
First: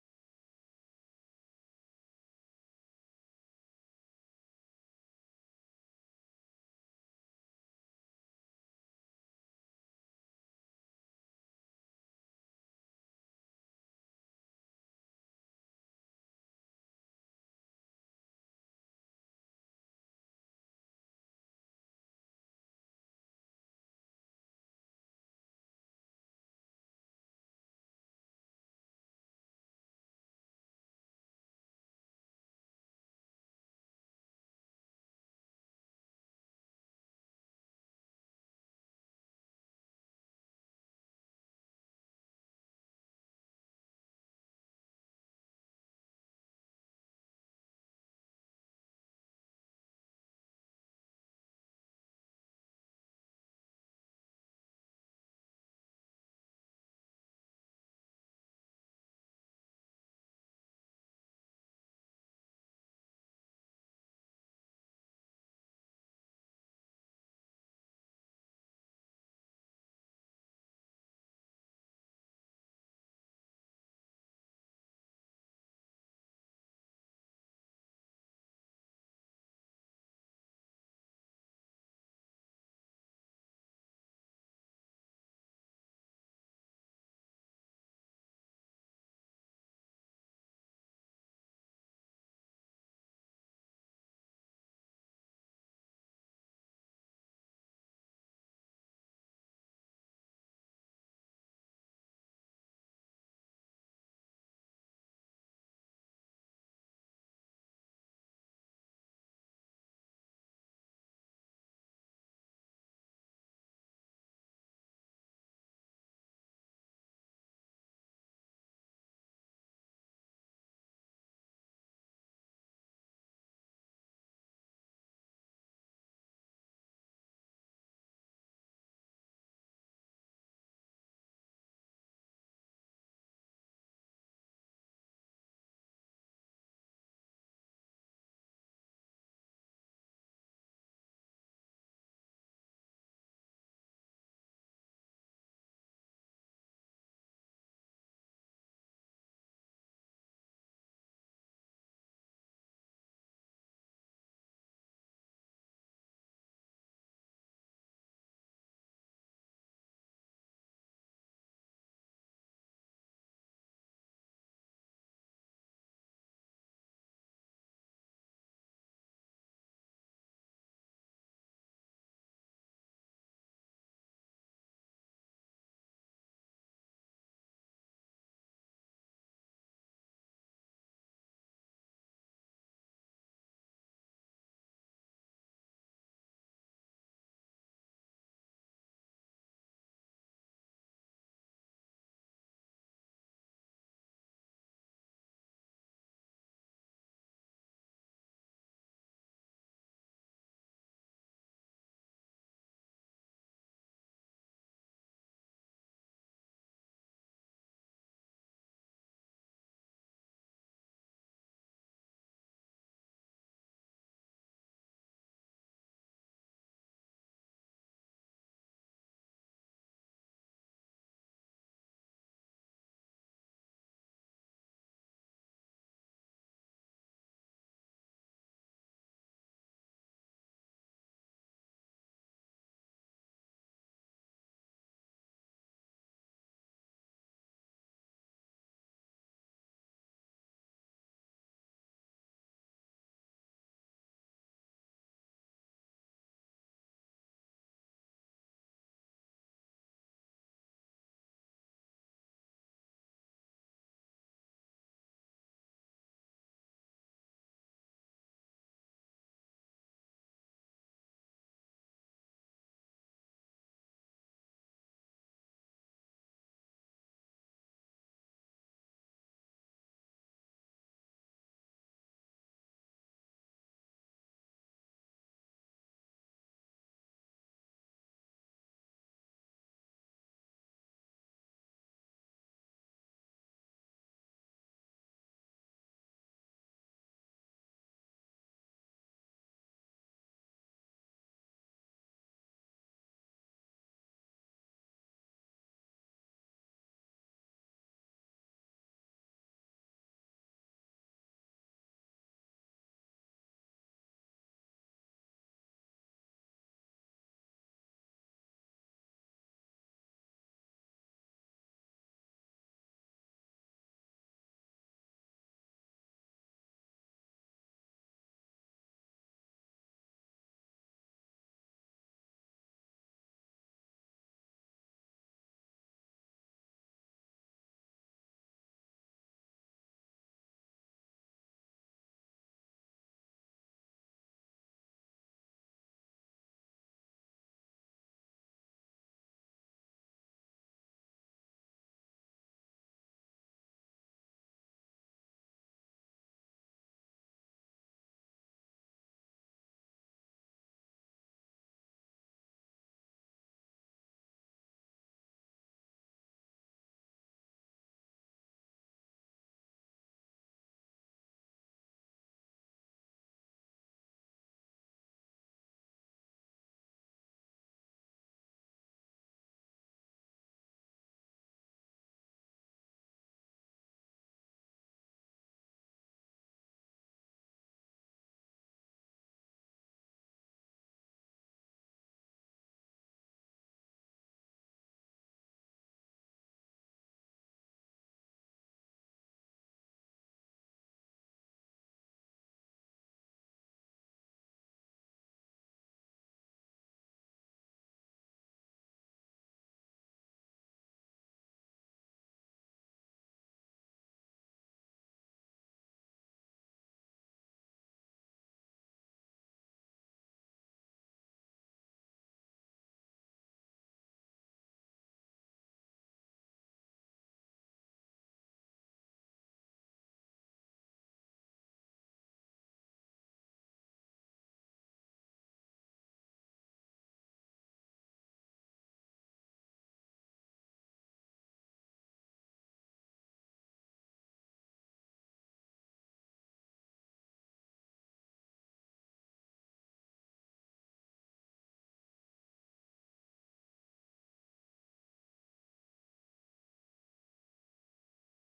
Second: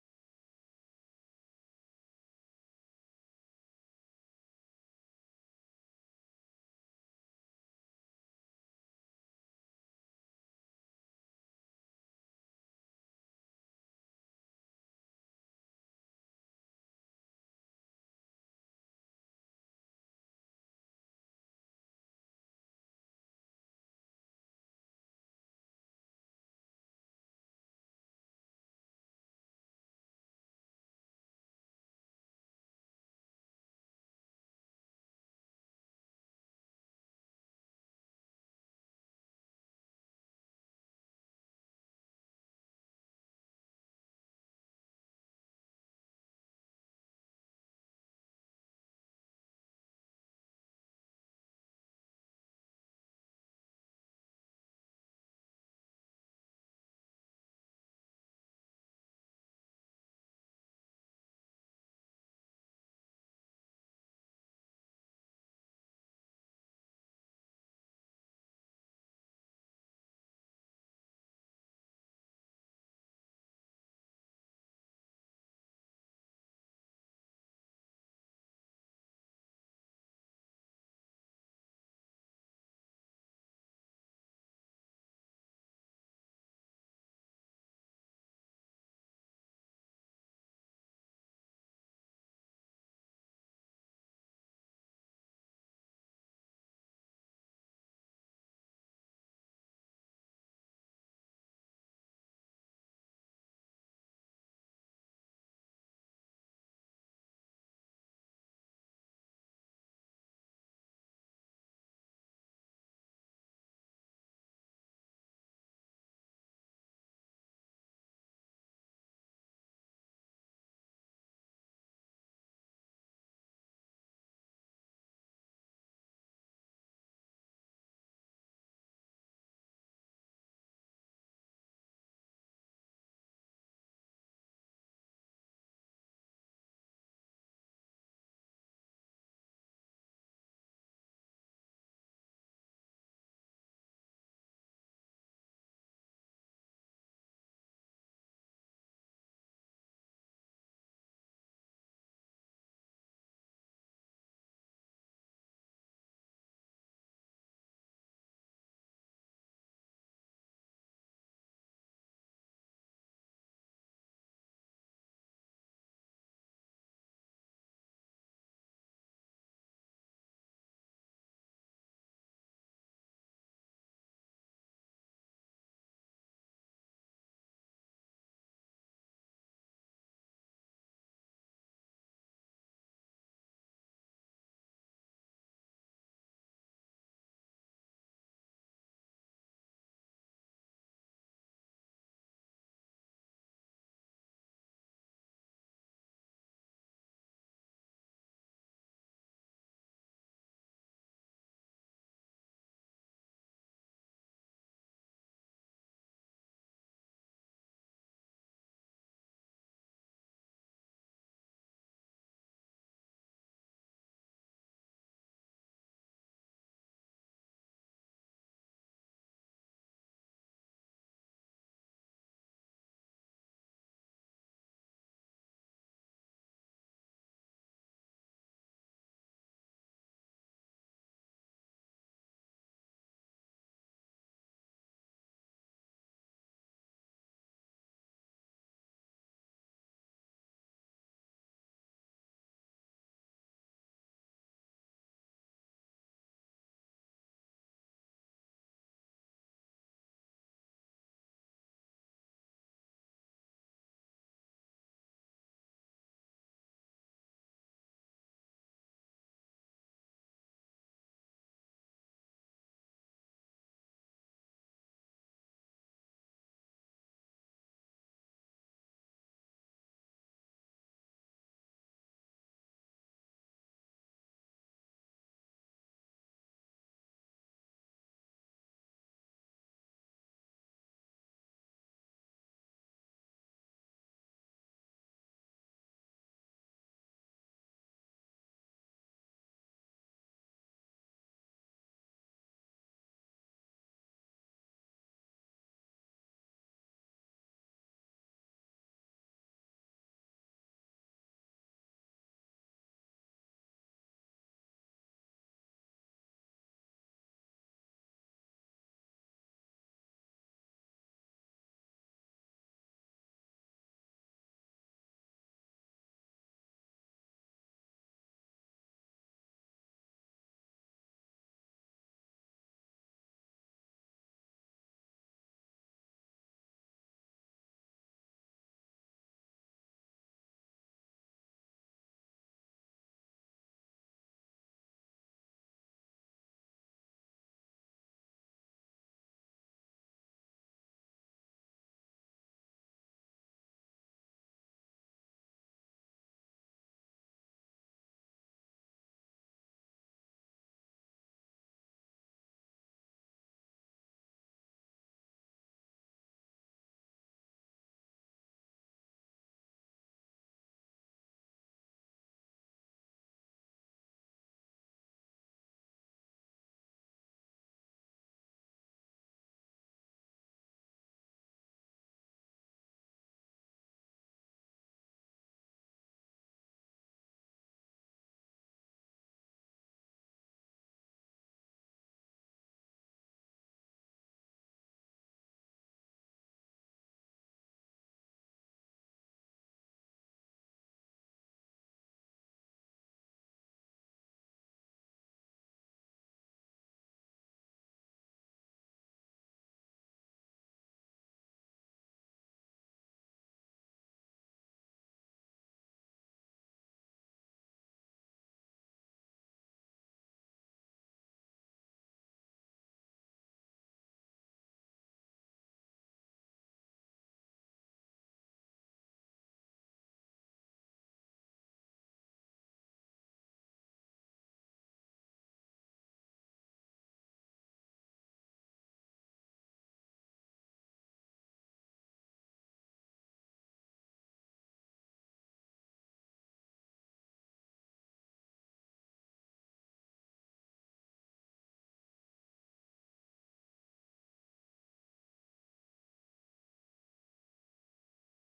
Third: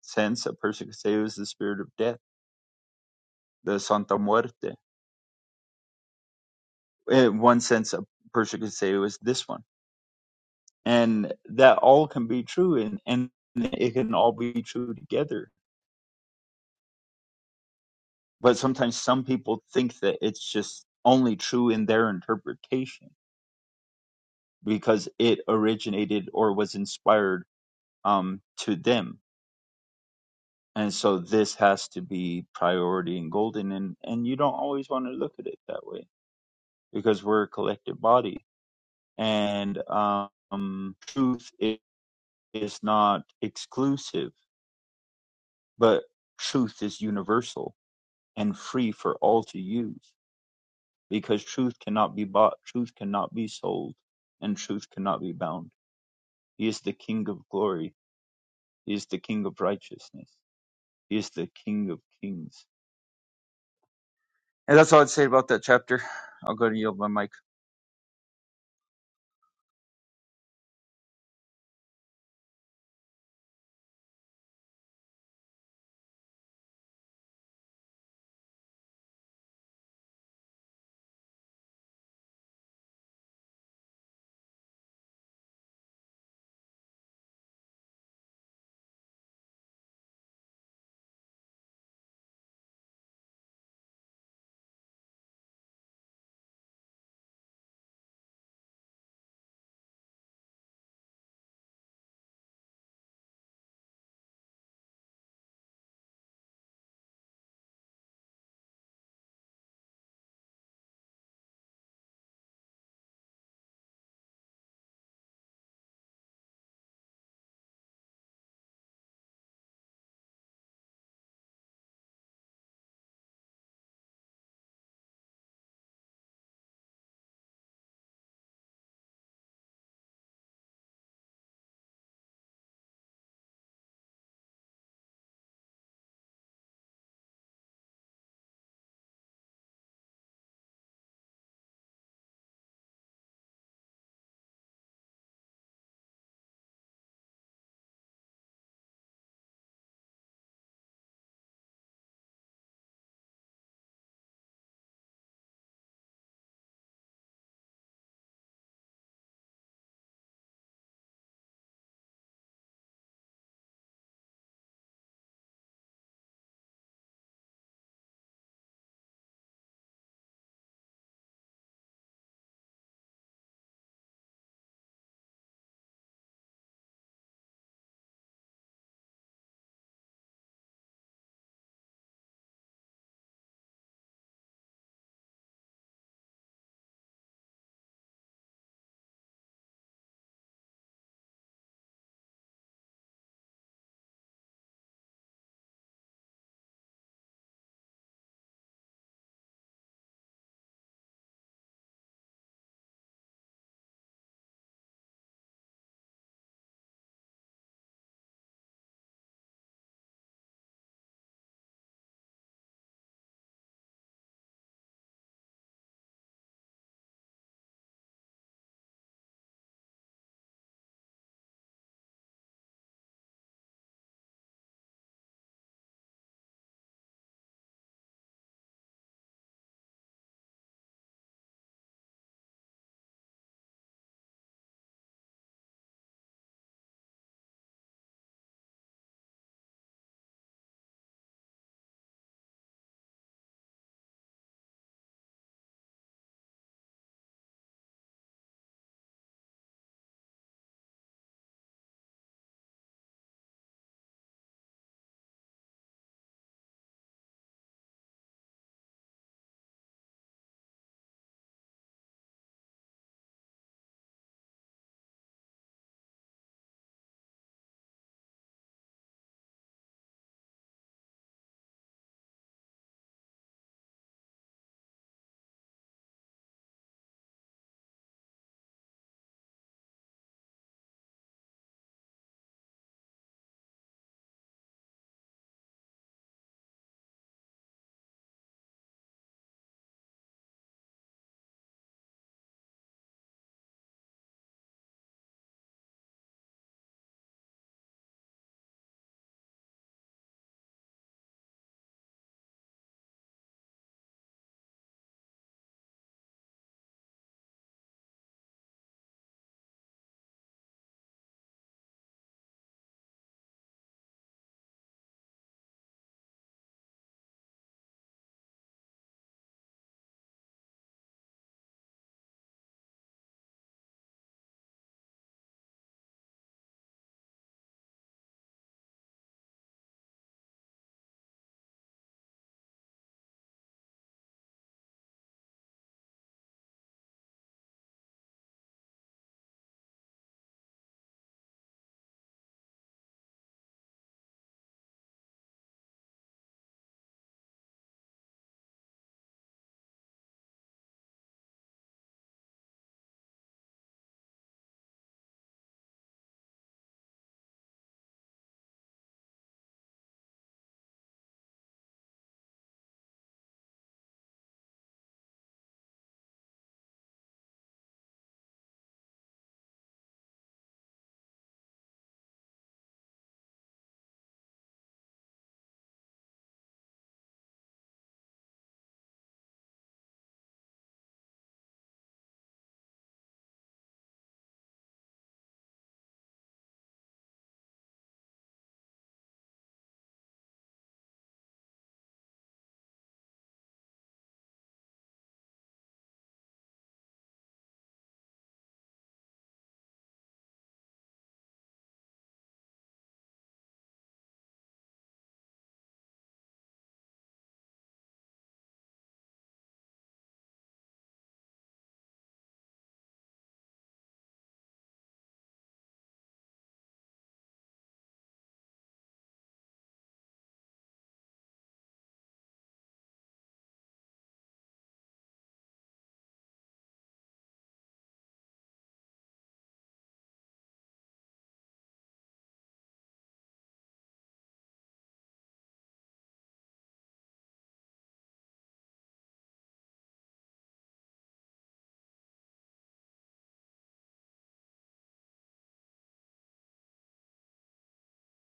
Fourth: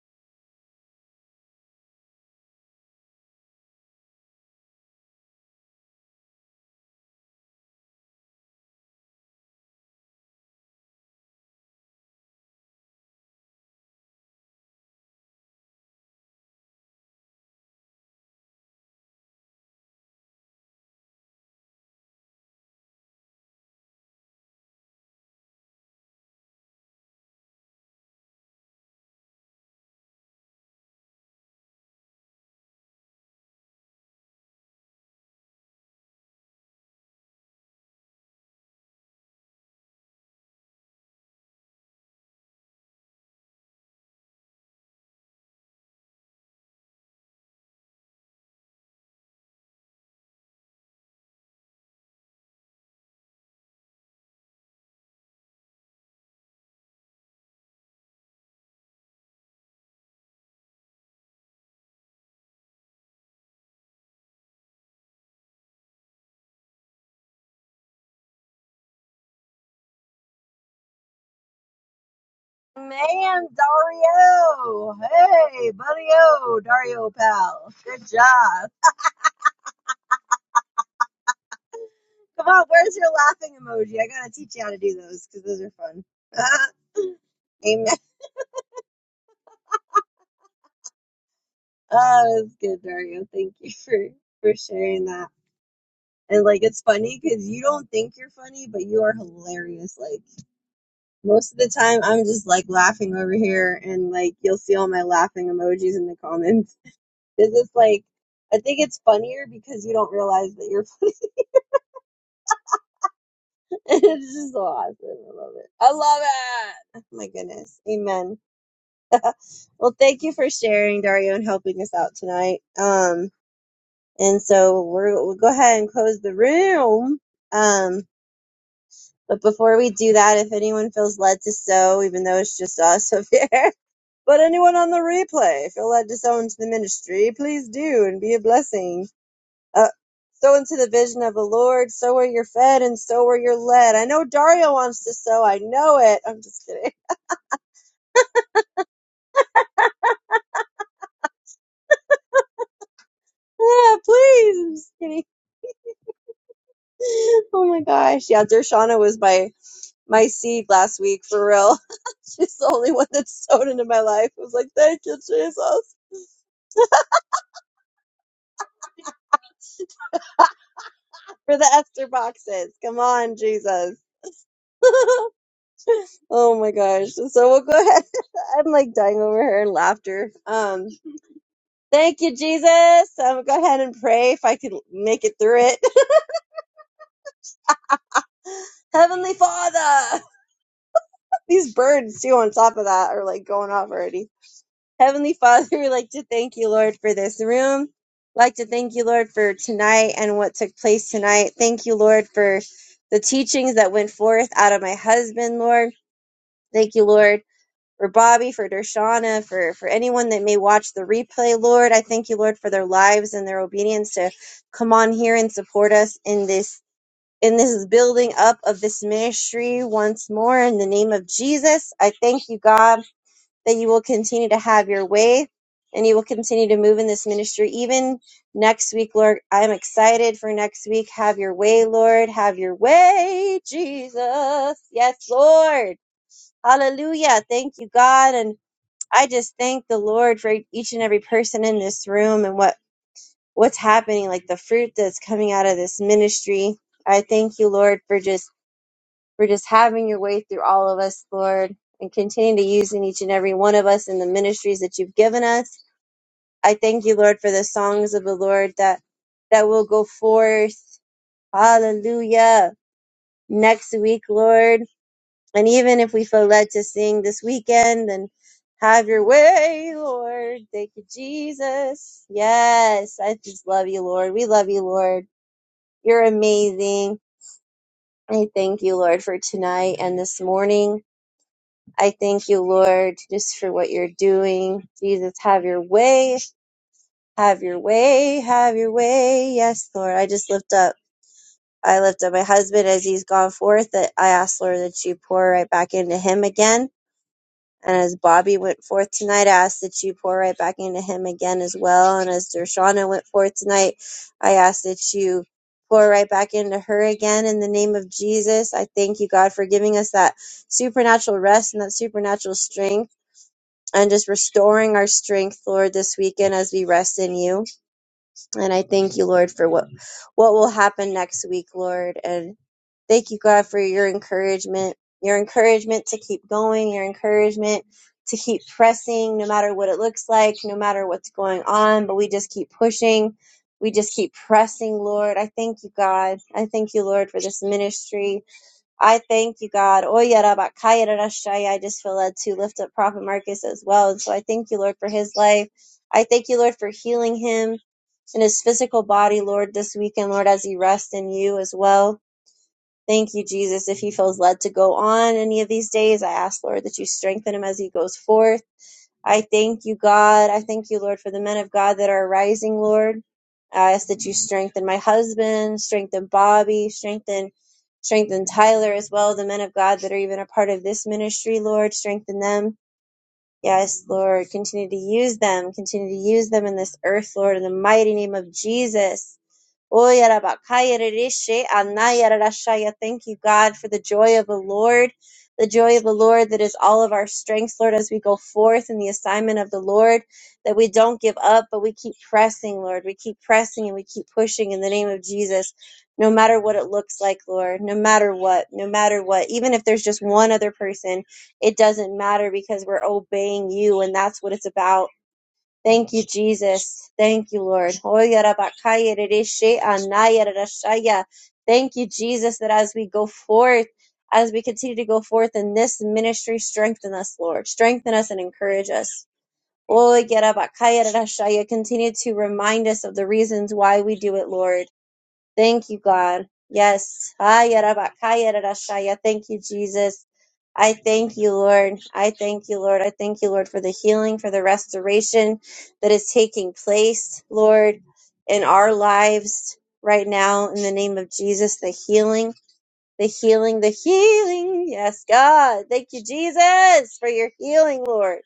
S4: sense, a person could say it was the spirit of death, the Santa Muerte. In one sense, a person could say it was this one, and that all can be true, and and it can all be true together. But sometimes some people think that it's just only true in their interpretation because it originated or was inspired um, to them And so this has to be priority and golden and, and you don't always want to look at it that way because we're a collective body and um truth i- is not exclusive, but truth is universal and free for all to use because truth cannot be bought, truth cannot be sold, and truth cannot be bound. He is the king of glory, he is the king of righteousness, he is the king of kings. And that's all I'd say about that chapter. I'll go to yield my mic.
S2: Man, Dario! Hey, buddy-o, Dario pal. Good job. Come on, where's your laughing emoji? I gotta teach you how to do those because those are fun. Amen. Oh, that's good, Dario. Thank you for for sharing that. And like, it's funny because you don't think you're funny, but you are hilarious. Like most of the time, I'm just like laughing over here, and like you'll see all my laughing emojis in the comments. It's just like I think it's funnier because you don't realize that you're funny. it's just so awesome. I love it. I love it. Oh My goodness. Amen. Well, thank you for sharing, Dario, and helping us out tonight. Um, and so we're, we'll go ahead and close the room. Um, but before we do that, if anyone feels led to sow, even though it's just us up here, but anyone on the replay feel led to sow into the ministry, please do and be a blessing. Uh, sow into the vision of the Lord. Sow where you're fed and sow where you're led. I know Dario wants to sow. I know it. I'm just kidding. Ah, please. I'm just kidding. Oh my gosh. Yeah, Dershana was my my seed last week for real. She's the only one that's sown into my life. I was like, thank you, Jesus, for the Esther boxes. Come on, Jesus. oh my gosh. So we'll go ahead. I'm like dying over here in laughter. Um, thank you, Jesus. I'm gonna go ahead and pray if I could make it through it. Heavenly Father. These birds too on top of that are like going off already. Heavenly Father, we like to thank you, Lord, for this room. Like to thank you, Lord, for tonight and what took place tonight. Thank you, Lord, for the teachings that went forth out of my husband, Lord. Thank you, Lord, for Bobby, for Dershana, for, for anyone that may watch the replay, Lord. I thank you, Lord, for their lives and their obedience to come on here and support us in this in this building up of this ministry once more in the name of Jesus. I thank you, God that you will continue to have your way and you will continue to move in this ministry even next week, Lord. I'm excited for next week. Have your way, Lord. Have your way, Jesus. Yes, Lord. Hallelujah. Thank you, God. And I just thank the Lord for each and every person in this room and what what's happening like the fruit that's coming out of this ministry. I thank you, Lord, for just for just having your way through all of us, Lord, and continue to use in each and every one of us in the ministries that you've given us. I thank you, Lord, for the songs of the Lord that that will go forth. Hallelujah. Next week, Lord. And even if we feel led to sing this weekend, then have your way, Lord. Thank you, Jesus. Yes, I just love you, Lord. We love you, Lord. You're amazing. I thank you, Lord, for tonight and this morning. I thank you, Lord, just for what you're doing. Jesus, have your way. Have your way. Have your way. Yes, Lord. I just lift up. I lift up my husband as he's gone forth. That I ask, Lord, that you pour right back into him again. And as Bobby went forth tonight, I ask that you pour right back into him again as well. And as Dershana went forth tonight, I ask that you pour right back into her again in the name of Jesus. I thank you, God, for giving us that supernatural rest and that supernatural strength and just restoring our strength, Lord, this weekend as we rest in you. And I thank you, Lord, for what what will happen next week, Lord. And thank you, God, for your encouragement, your encouragement to keep going, your encouragement to keep pressing, no matter what it looks like, no matter what's going on. But we just keep pushing. We just keep pressing, Lord. I thank you, God. I thank you, Lord, for this ministry. I thank you, God. Oya raba kaya I just feel led to lift up Prophet Marcus as well. And so I thank you, Lord, for his life. I thank you, Lord, for healing him in his physical body, Lord, this weekend, Lord, as he rests in you as well. Thank you, Jesus. If he feels led to go on any of these days, I ask, Lord, that you strengthen him as he goes forth. I thank you, God. I thank you, Lord, for the men of God that are rising, Lord. I ask that you strengthen my husband, strengthen Bobby, strengthen strengthen Tyler as well, the men of God that are even a part of this ministry, Lord, strengthen them. Yes, Lord, continue to use them, continue to use them in this earth, Lord, in the mighty name of Jesus. Oh, yarabakaya rereshe, anaya rarashaya. Thank you, God, for the joy of the Lord, the joy of the Lord that is all of our strength, Lord, as we go forth in the assignment of the Lord, that we don't give up, but we keep pressing, Lord. We keep pressing and we keep pushing in the name of Jesus, no matter what it looks like, Lord, no matter what, no matter what. Even if there's just one other person, it doesn't matter because we're obeying you, and that's what it's about Thank you, Jesus. Thank you, Lord. Hoyarabakayaradesheanayarashaya. Thank you, Jesus, that as we go forth, as we continue to go forth in this ministry, strengthen us, Lord. Strengthen us and encourage us. Hoyarabakayaradashaya. Continue to remind us of the reasons why we do it, Lord. Thank you, God. Yes. Haya raba, kaya Thank you, Jesus. I thank you, Lord. I thank you, Lord. I thank you, Lord, for the healing, for the restoration that is taking place, Lord, in our lives right now in the name of Jesus. The healing, the healing, the healing. Yes, God. Thank you, Jesus, for your healing, Lord.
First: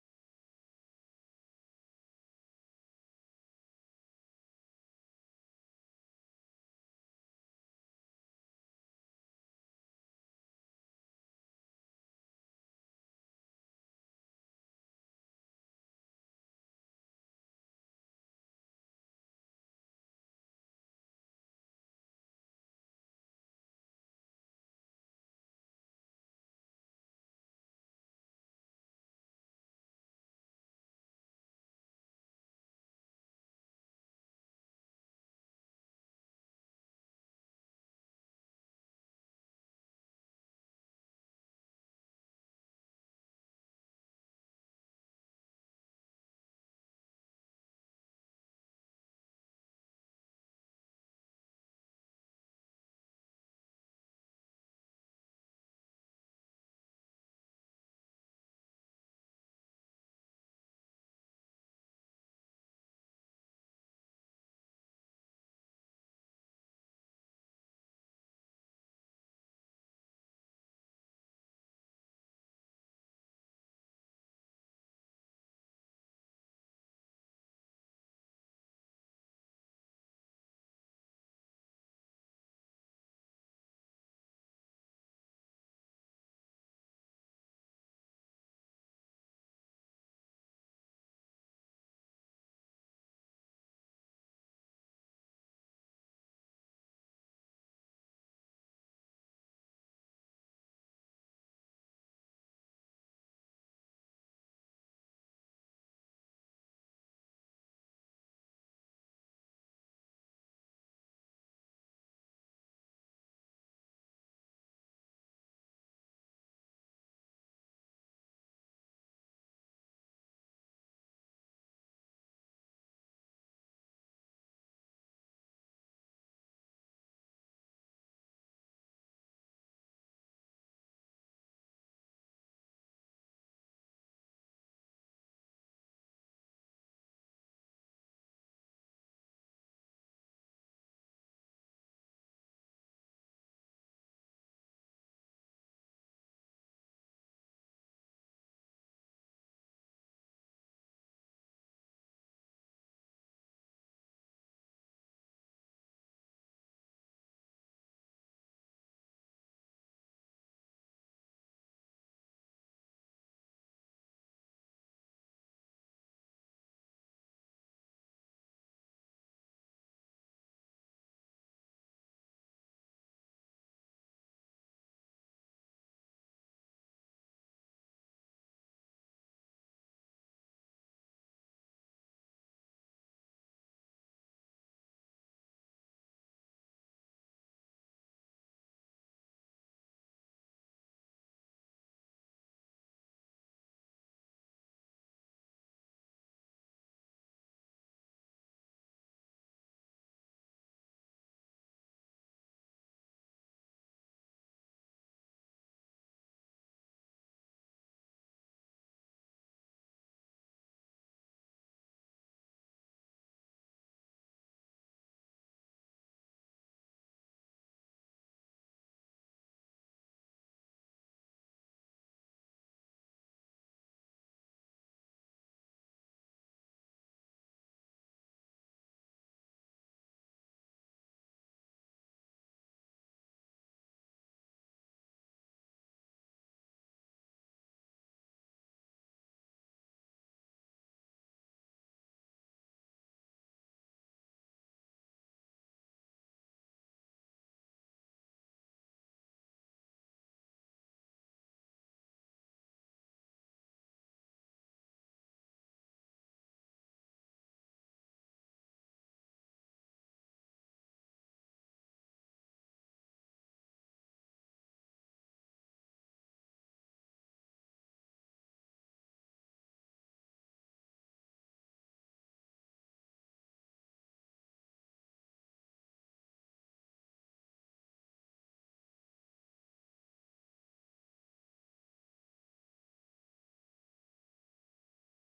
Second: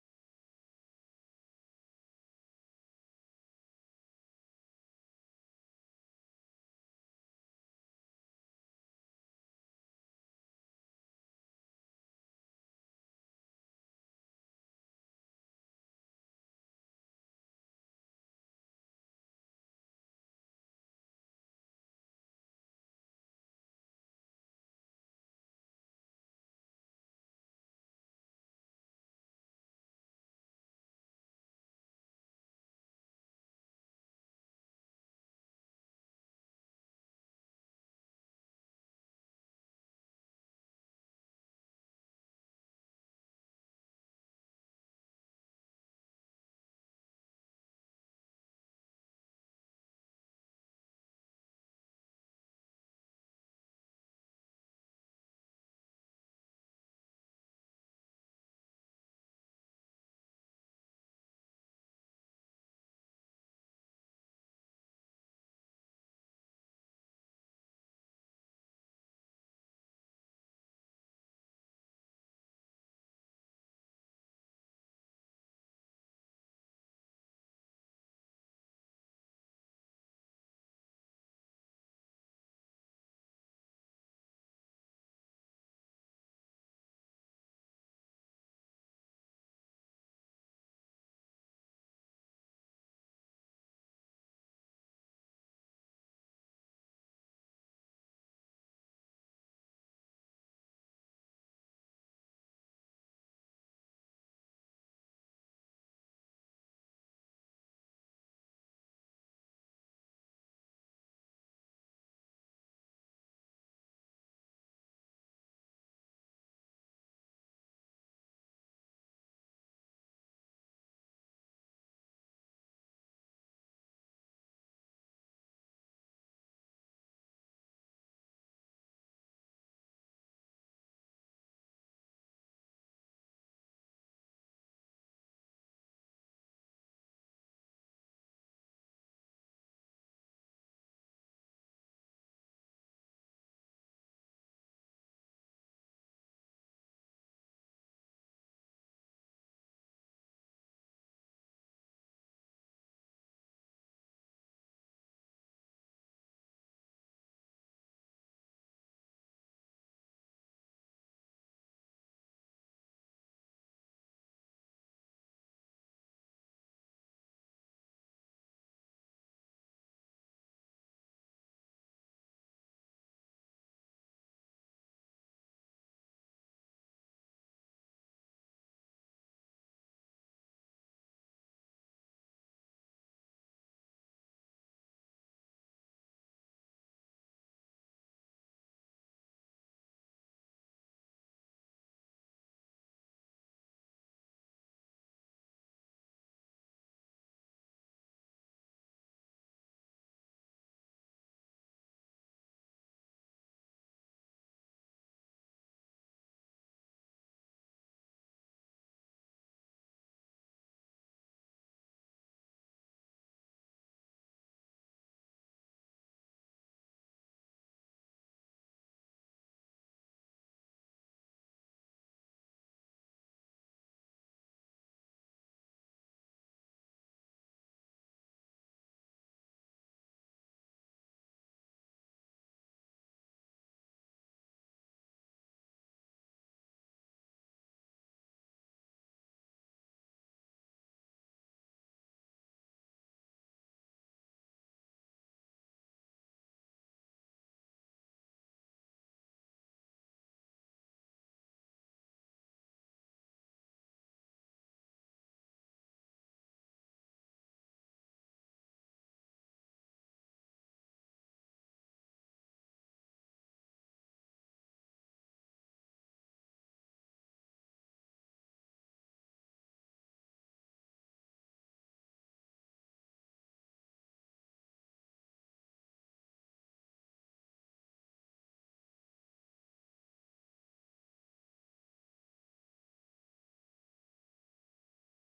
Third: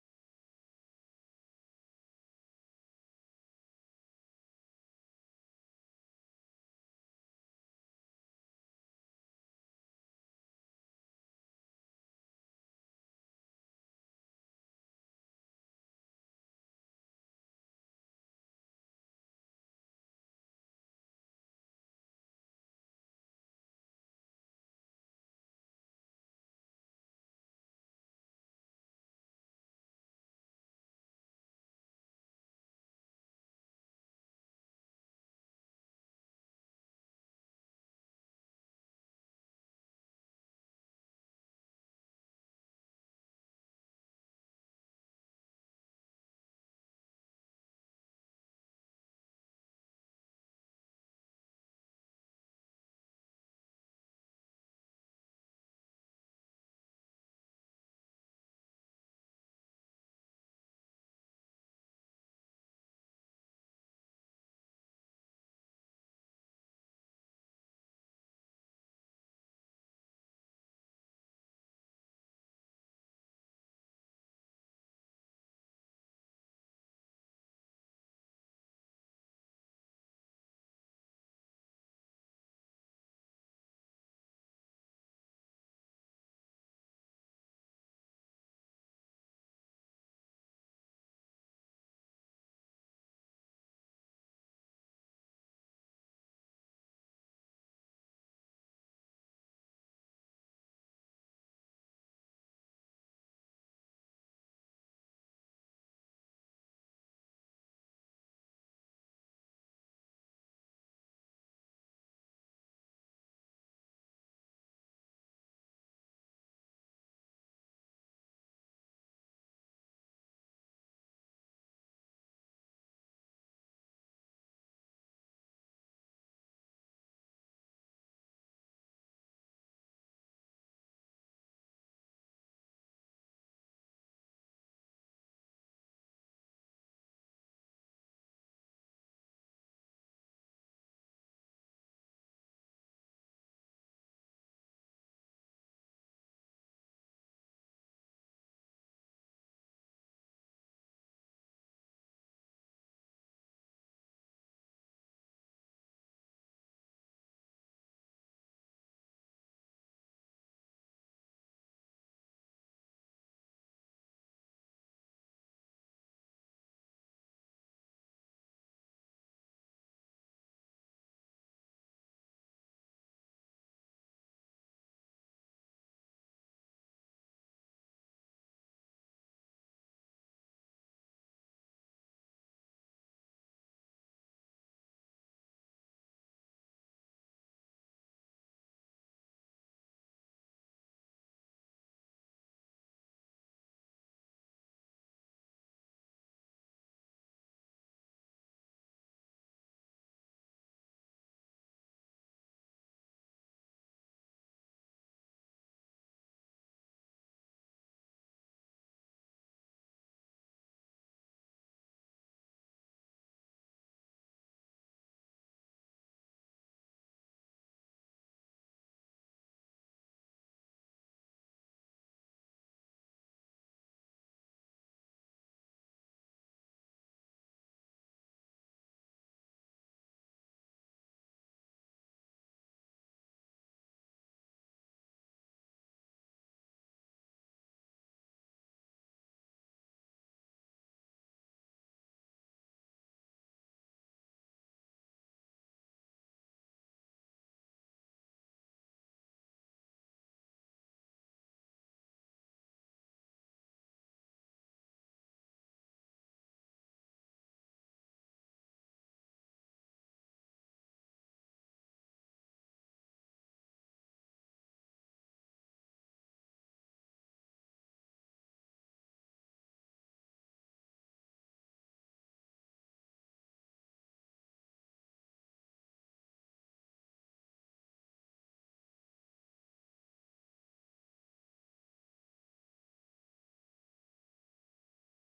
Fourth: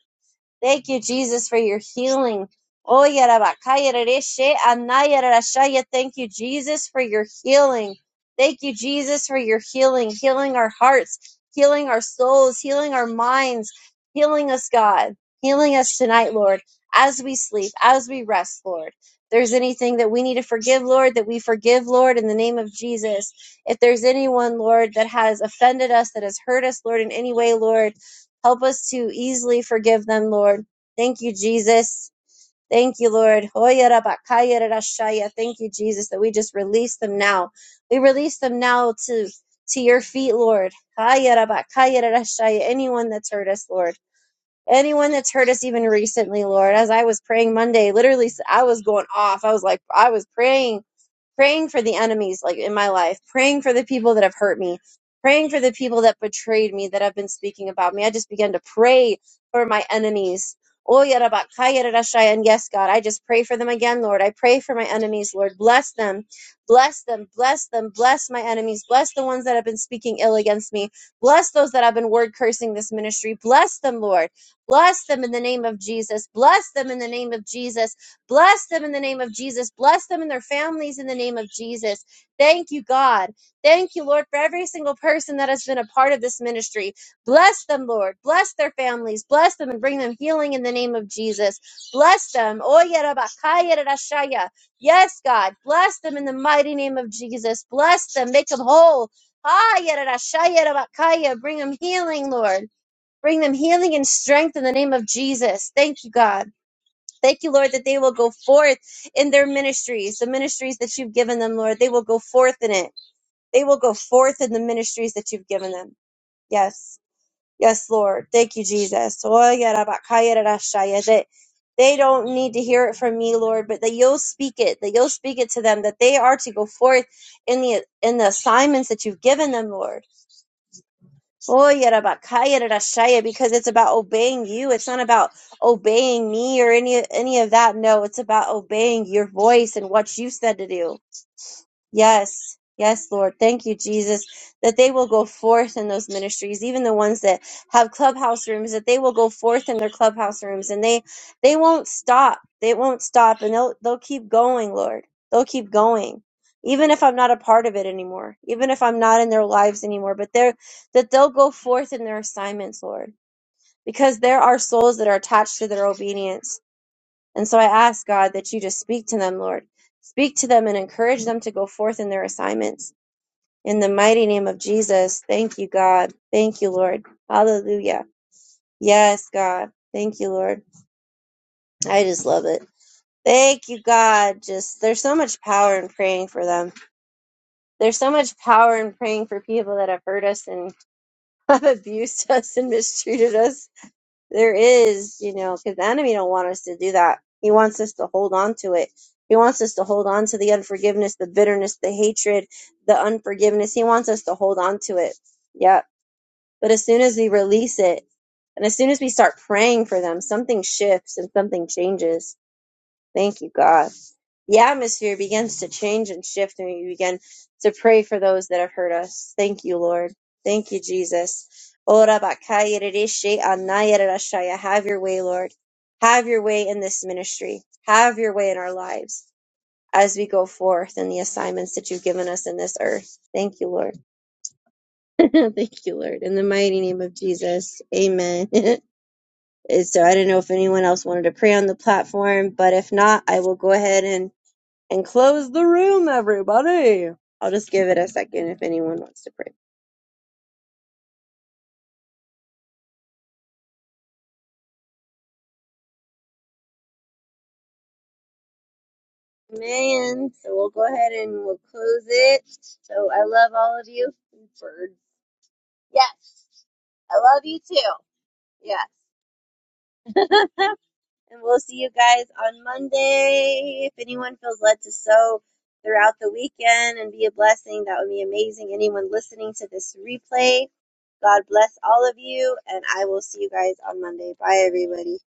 S2: Thank you, Jesus, for your healing. Oh, yarabakaya rereshe, anaya rerashaya. Thank you, Jesus, for your healing. Thank you, Jesus, for your healing, healing our hearts, healing our souls, healing our minds, healing us, God, healing us tonight, Lord, as we sleep, as we rest, Lord. If there's anything that we need to forgive, Lord, that we forgive, Lord, in the name of Jesus. If there's anyone, Lord, that has offended us, that has hurt us, Lord, in any way, Lord, Help us to easily forgive them, Lord. Thank you, Jesus. Thank you, Lord. Hoya rabakaya rarashaya. Thank you, Jesus, that we just release them now. We release them now to to your feet, Lord. Haya rabakaya rarashaya. Anyone that's hurt us, Lord anyone that's hurt us even recently, Lord. As I was praying Monday, literally, I was going off. I was like, I was praying, praying for the enemies, like in my life, praying for the people that have hurt me, praying for the people that betrayed me, that have been speaking about me. I just began to pray for my enemies. Oh, yarabakaya rarashaya. And yes, God, I just pray for them again, Lord. I pray for my enemies, Lord. Bless them, bless them, bless them, bless my enemies, bless the ones that have been speaking ill against me, bless those that have been word cursing this ministry, bless them, Lord. Bless them in the name of Jesus. Bless them in the name of Jesus. Bless them in the name of Jesus. Bless them and their families in the name of Jesus. Thank you, God. Thank you, Lord, for every single person that has been a part of this ministry. Bless them, Lord. Bless their families. Bless them and bring them healing in the name of Jesus. Bless them. Oye, Rabba, Kaya, Rara, Shaya. Yes, God. Bless them in the mighty name of Jesus. Bless them. Make them whole. Haya, Rara, Shaya, Rabba, Kaya. Bring them healing, Lord. Bring them healing and strength in the name of Jesus. Thank you, God. Thank you, Lord, that they will go forth in their ministries, the ministries that you've given them, Lord. They will go forth in it. They will go forth in the ministries that you've given them. Yes. Yes, Lord. Thank you, Jesus. That They don't need to hear it from me, Lord, but that you'll speak it, that you'll speak it to them, that they are to go forth in the in the assignments that you've given them, Lord. Oh, yarabakaya rarashaya, because it's about obeying you. It's not about obeying me or any any of that. No, it's about obeying your voice and what you said to do. Yes. Yes, Lord. Thank you, Jesus, that they will go forth in those ministries, even the ones that have clubhouse rooms, that they will go forth in their clubhouse rooms and they they won't stop. They won't stop and they'll they'll keep going, Lord. They'll keep going. Even if I'm not a part of it anymore, even if I'm not in their lives anymore, but they're that they'll go forth in their assignments, Lord, because there are souls that are attached to their obedience and so I ask, God, that you just speak to them, Lord. Speak to them and encourage them to go forth in their assignments. In the mighty name of Jesus, thank you, God. Thank you, Lord. Hallelujah. Yes, God. Thank you, Lord. I just love it. Thank you, God. Just there's so much power in praying for them. There's so much power in praying for people that have hurt us and have abused us and mistreated us. There is, you know, because the enemy don't want us to do that. He wants us to hold on to it. He wants us to hold on to the unforgiveness, the bitterness, the hatred, the unforgiveness. He wants us to hold on to it. Yeah. But as soon as we release it, and as soon as we start praying for them, something shifts and something changes. Thank you, God the atmosphere begins to change and shift, and we begin to pray for those that have hurt us. Thank you, Lord. Thank you, Jesus. Ora bakaya rishi anaya rashaya. Have your way, Lord. Have your way in this ministry. Have your way in our lives as we go forth in the assignments that you've given us in this earth. Thank you, Lord. Thank you, Lord. In the mighty name of Jesus. Amen. And so I don't know if anyone else wanted to pray on the platform, but if not, I will go ahead and and close the room, everybody. I'll just give it a second if anyone wants to pray. Man, so we'll go ahead and we'll close it. So I love all of you. Birds. Yes. I love you too. Yes. and we'll see you guys on Monday. If anyone feels led to sow throughout the weekend and be a blessing, that would be amazing. Anyone listening to this replay, God bless all of you, and I will see you guys on Monday. Bye, everybody.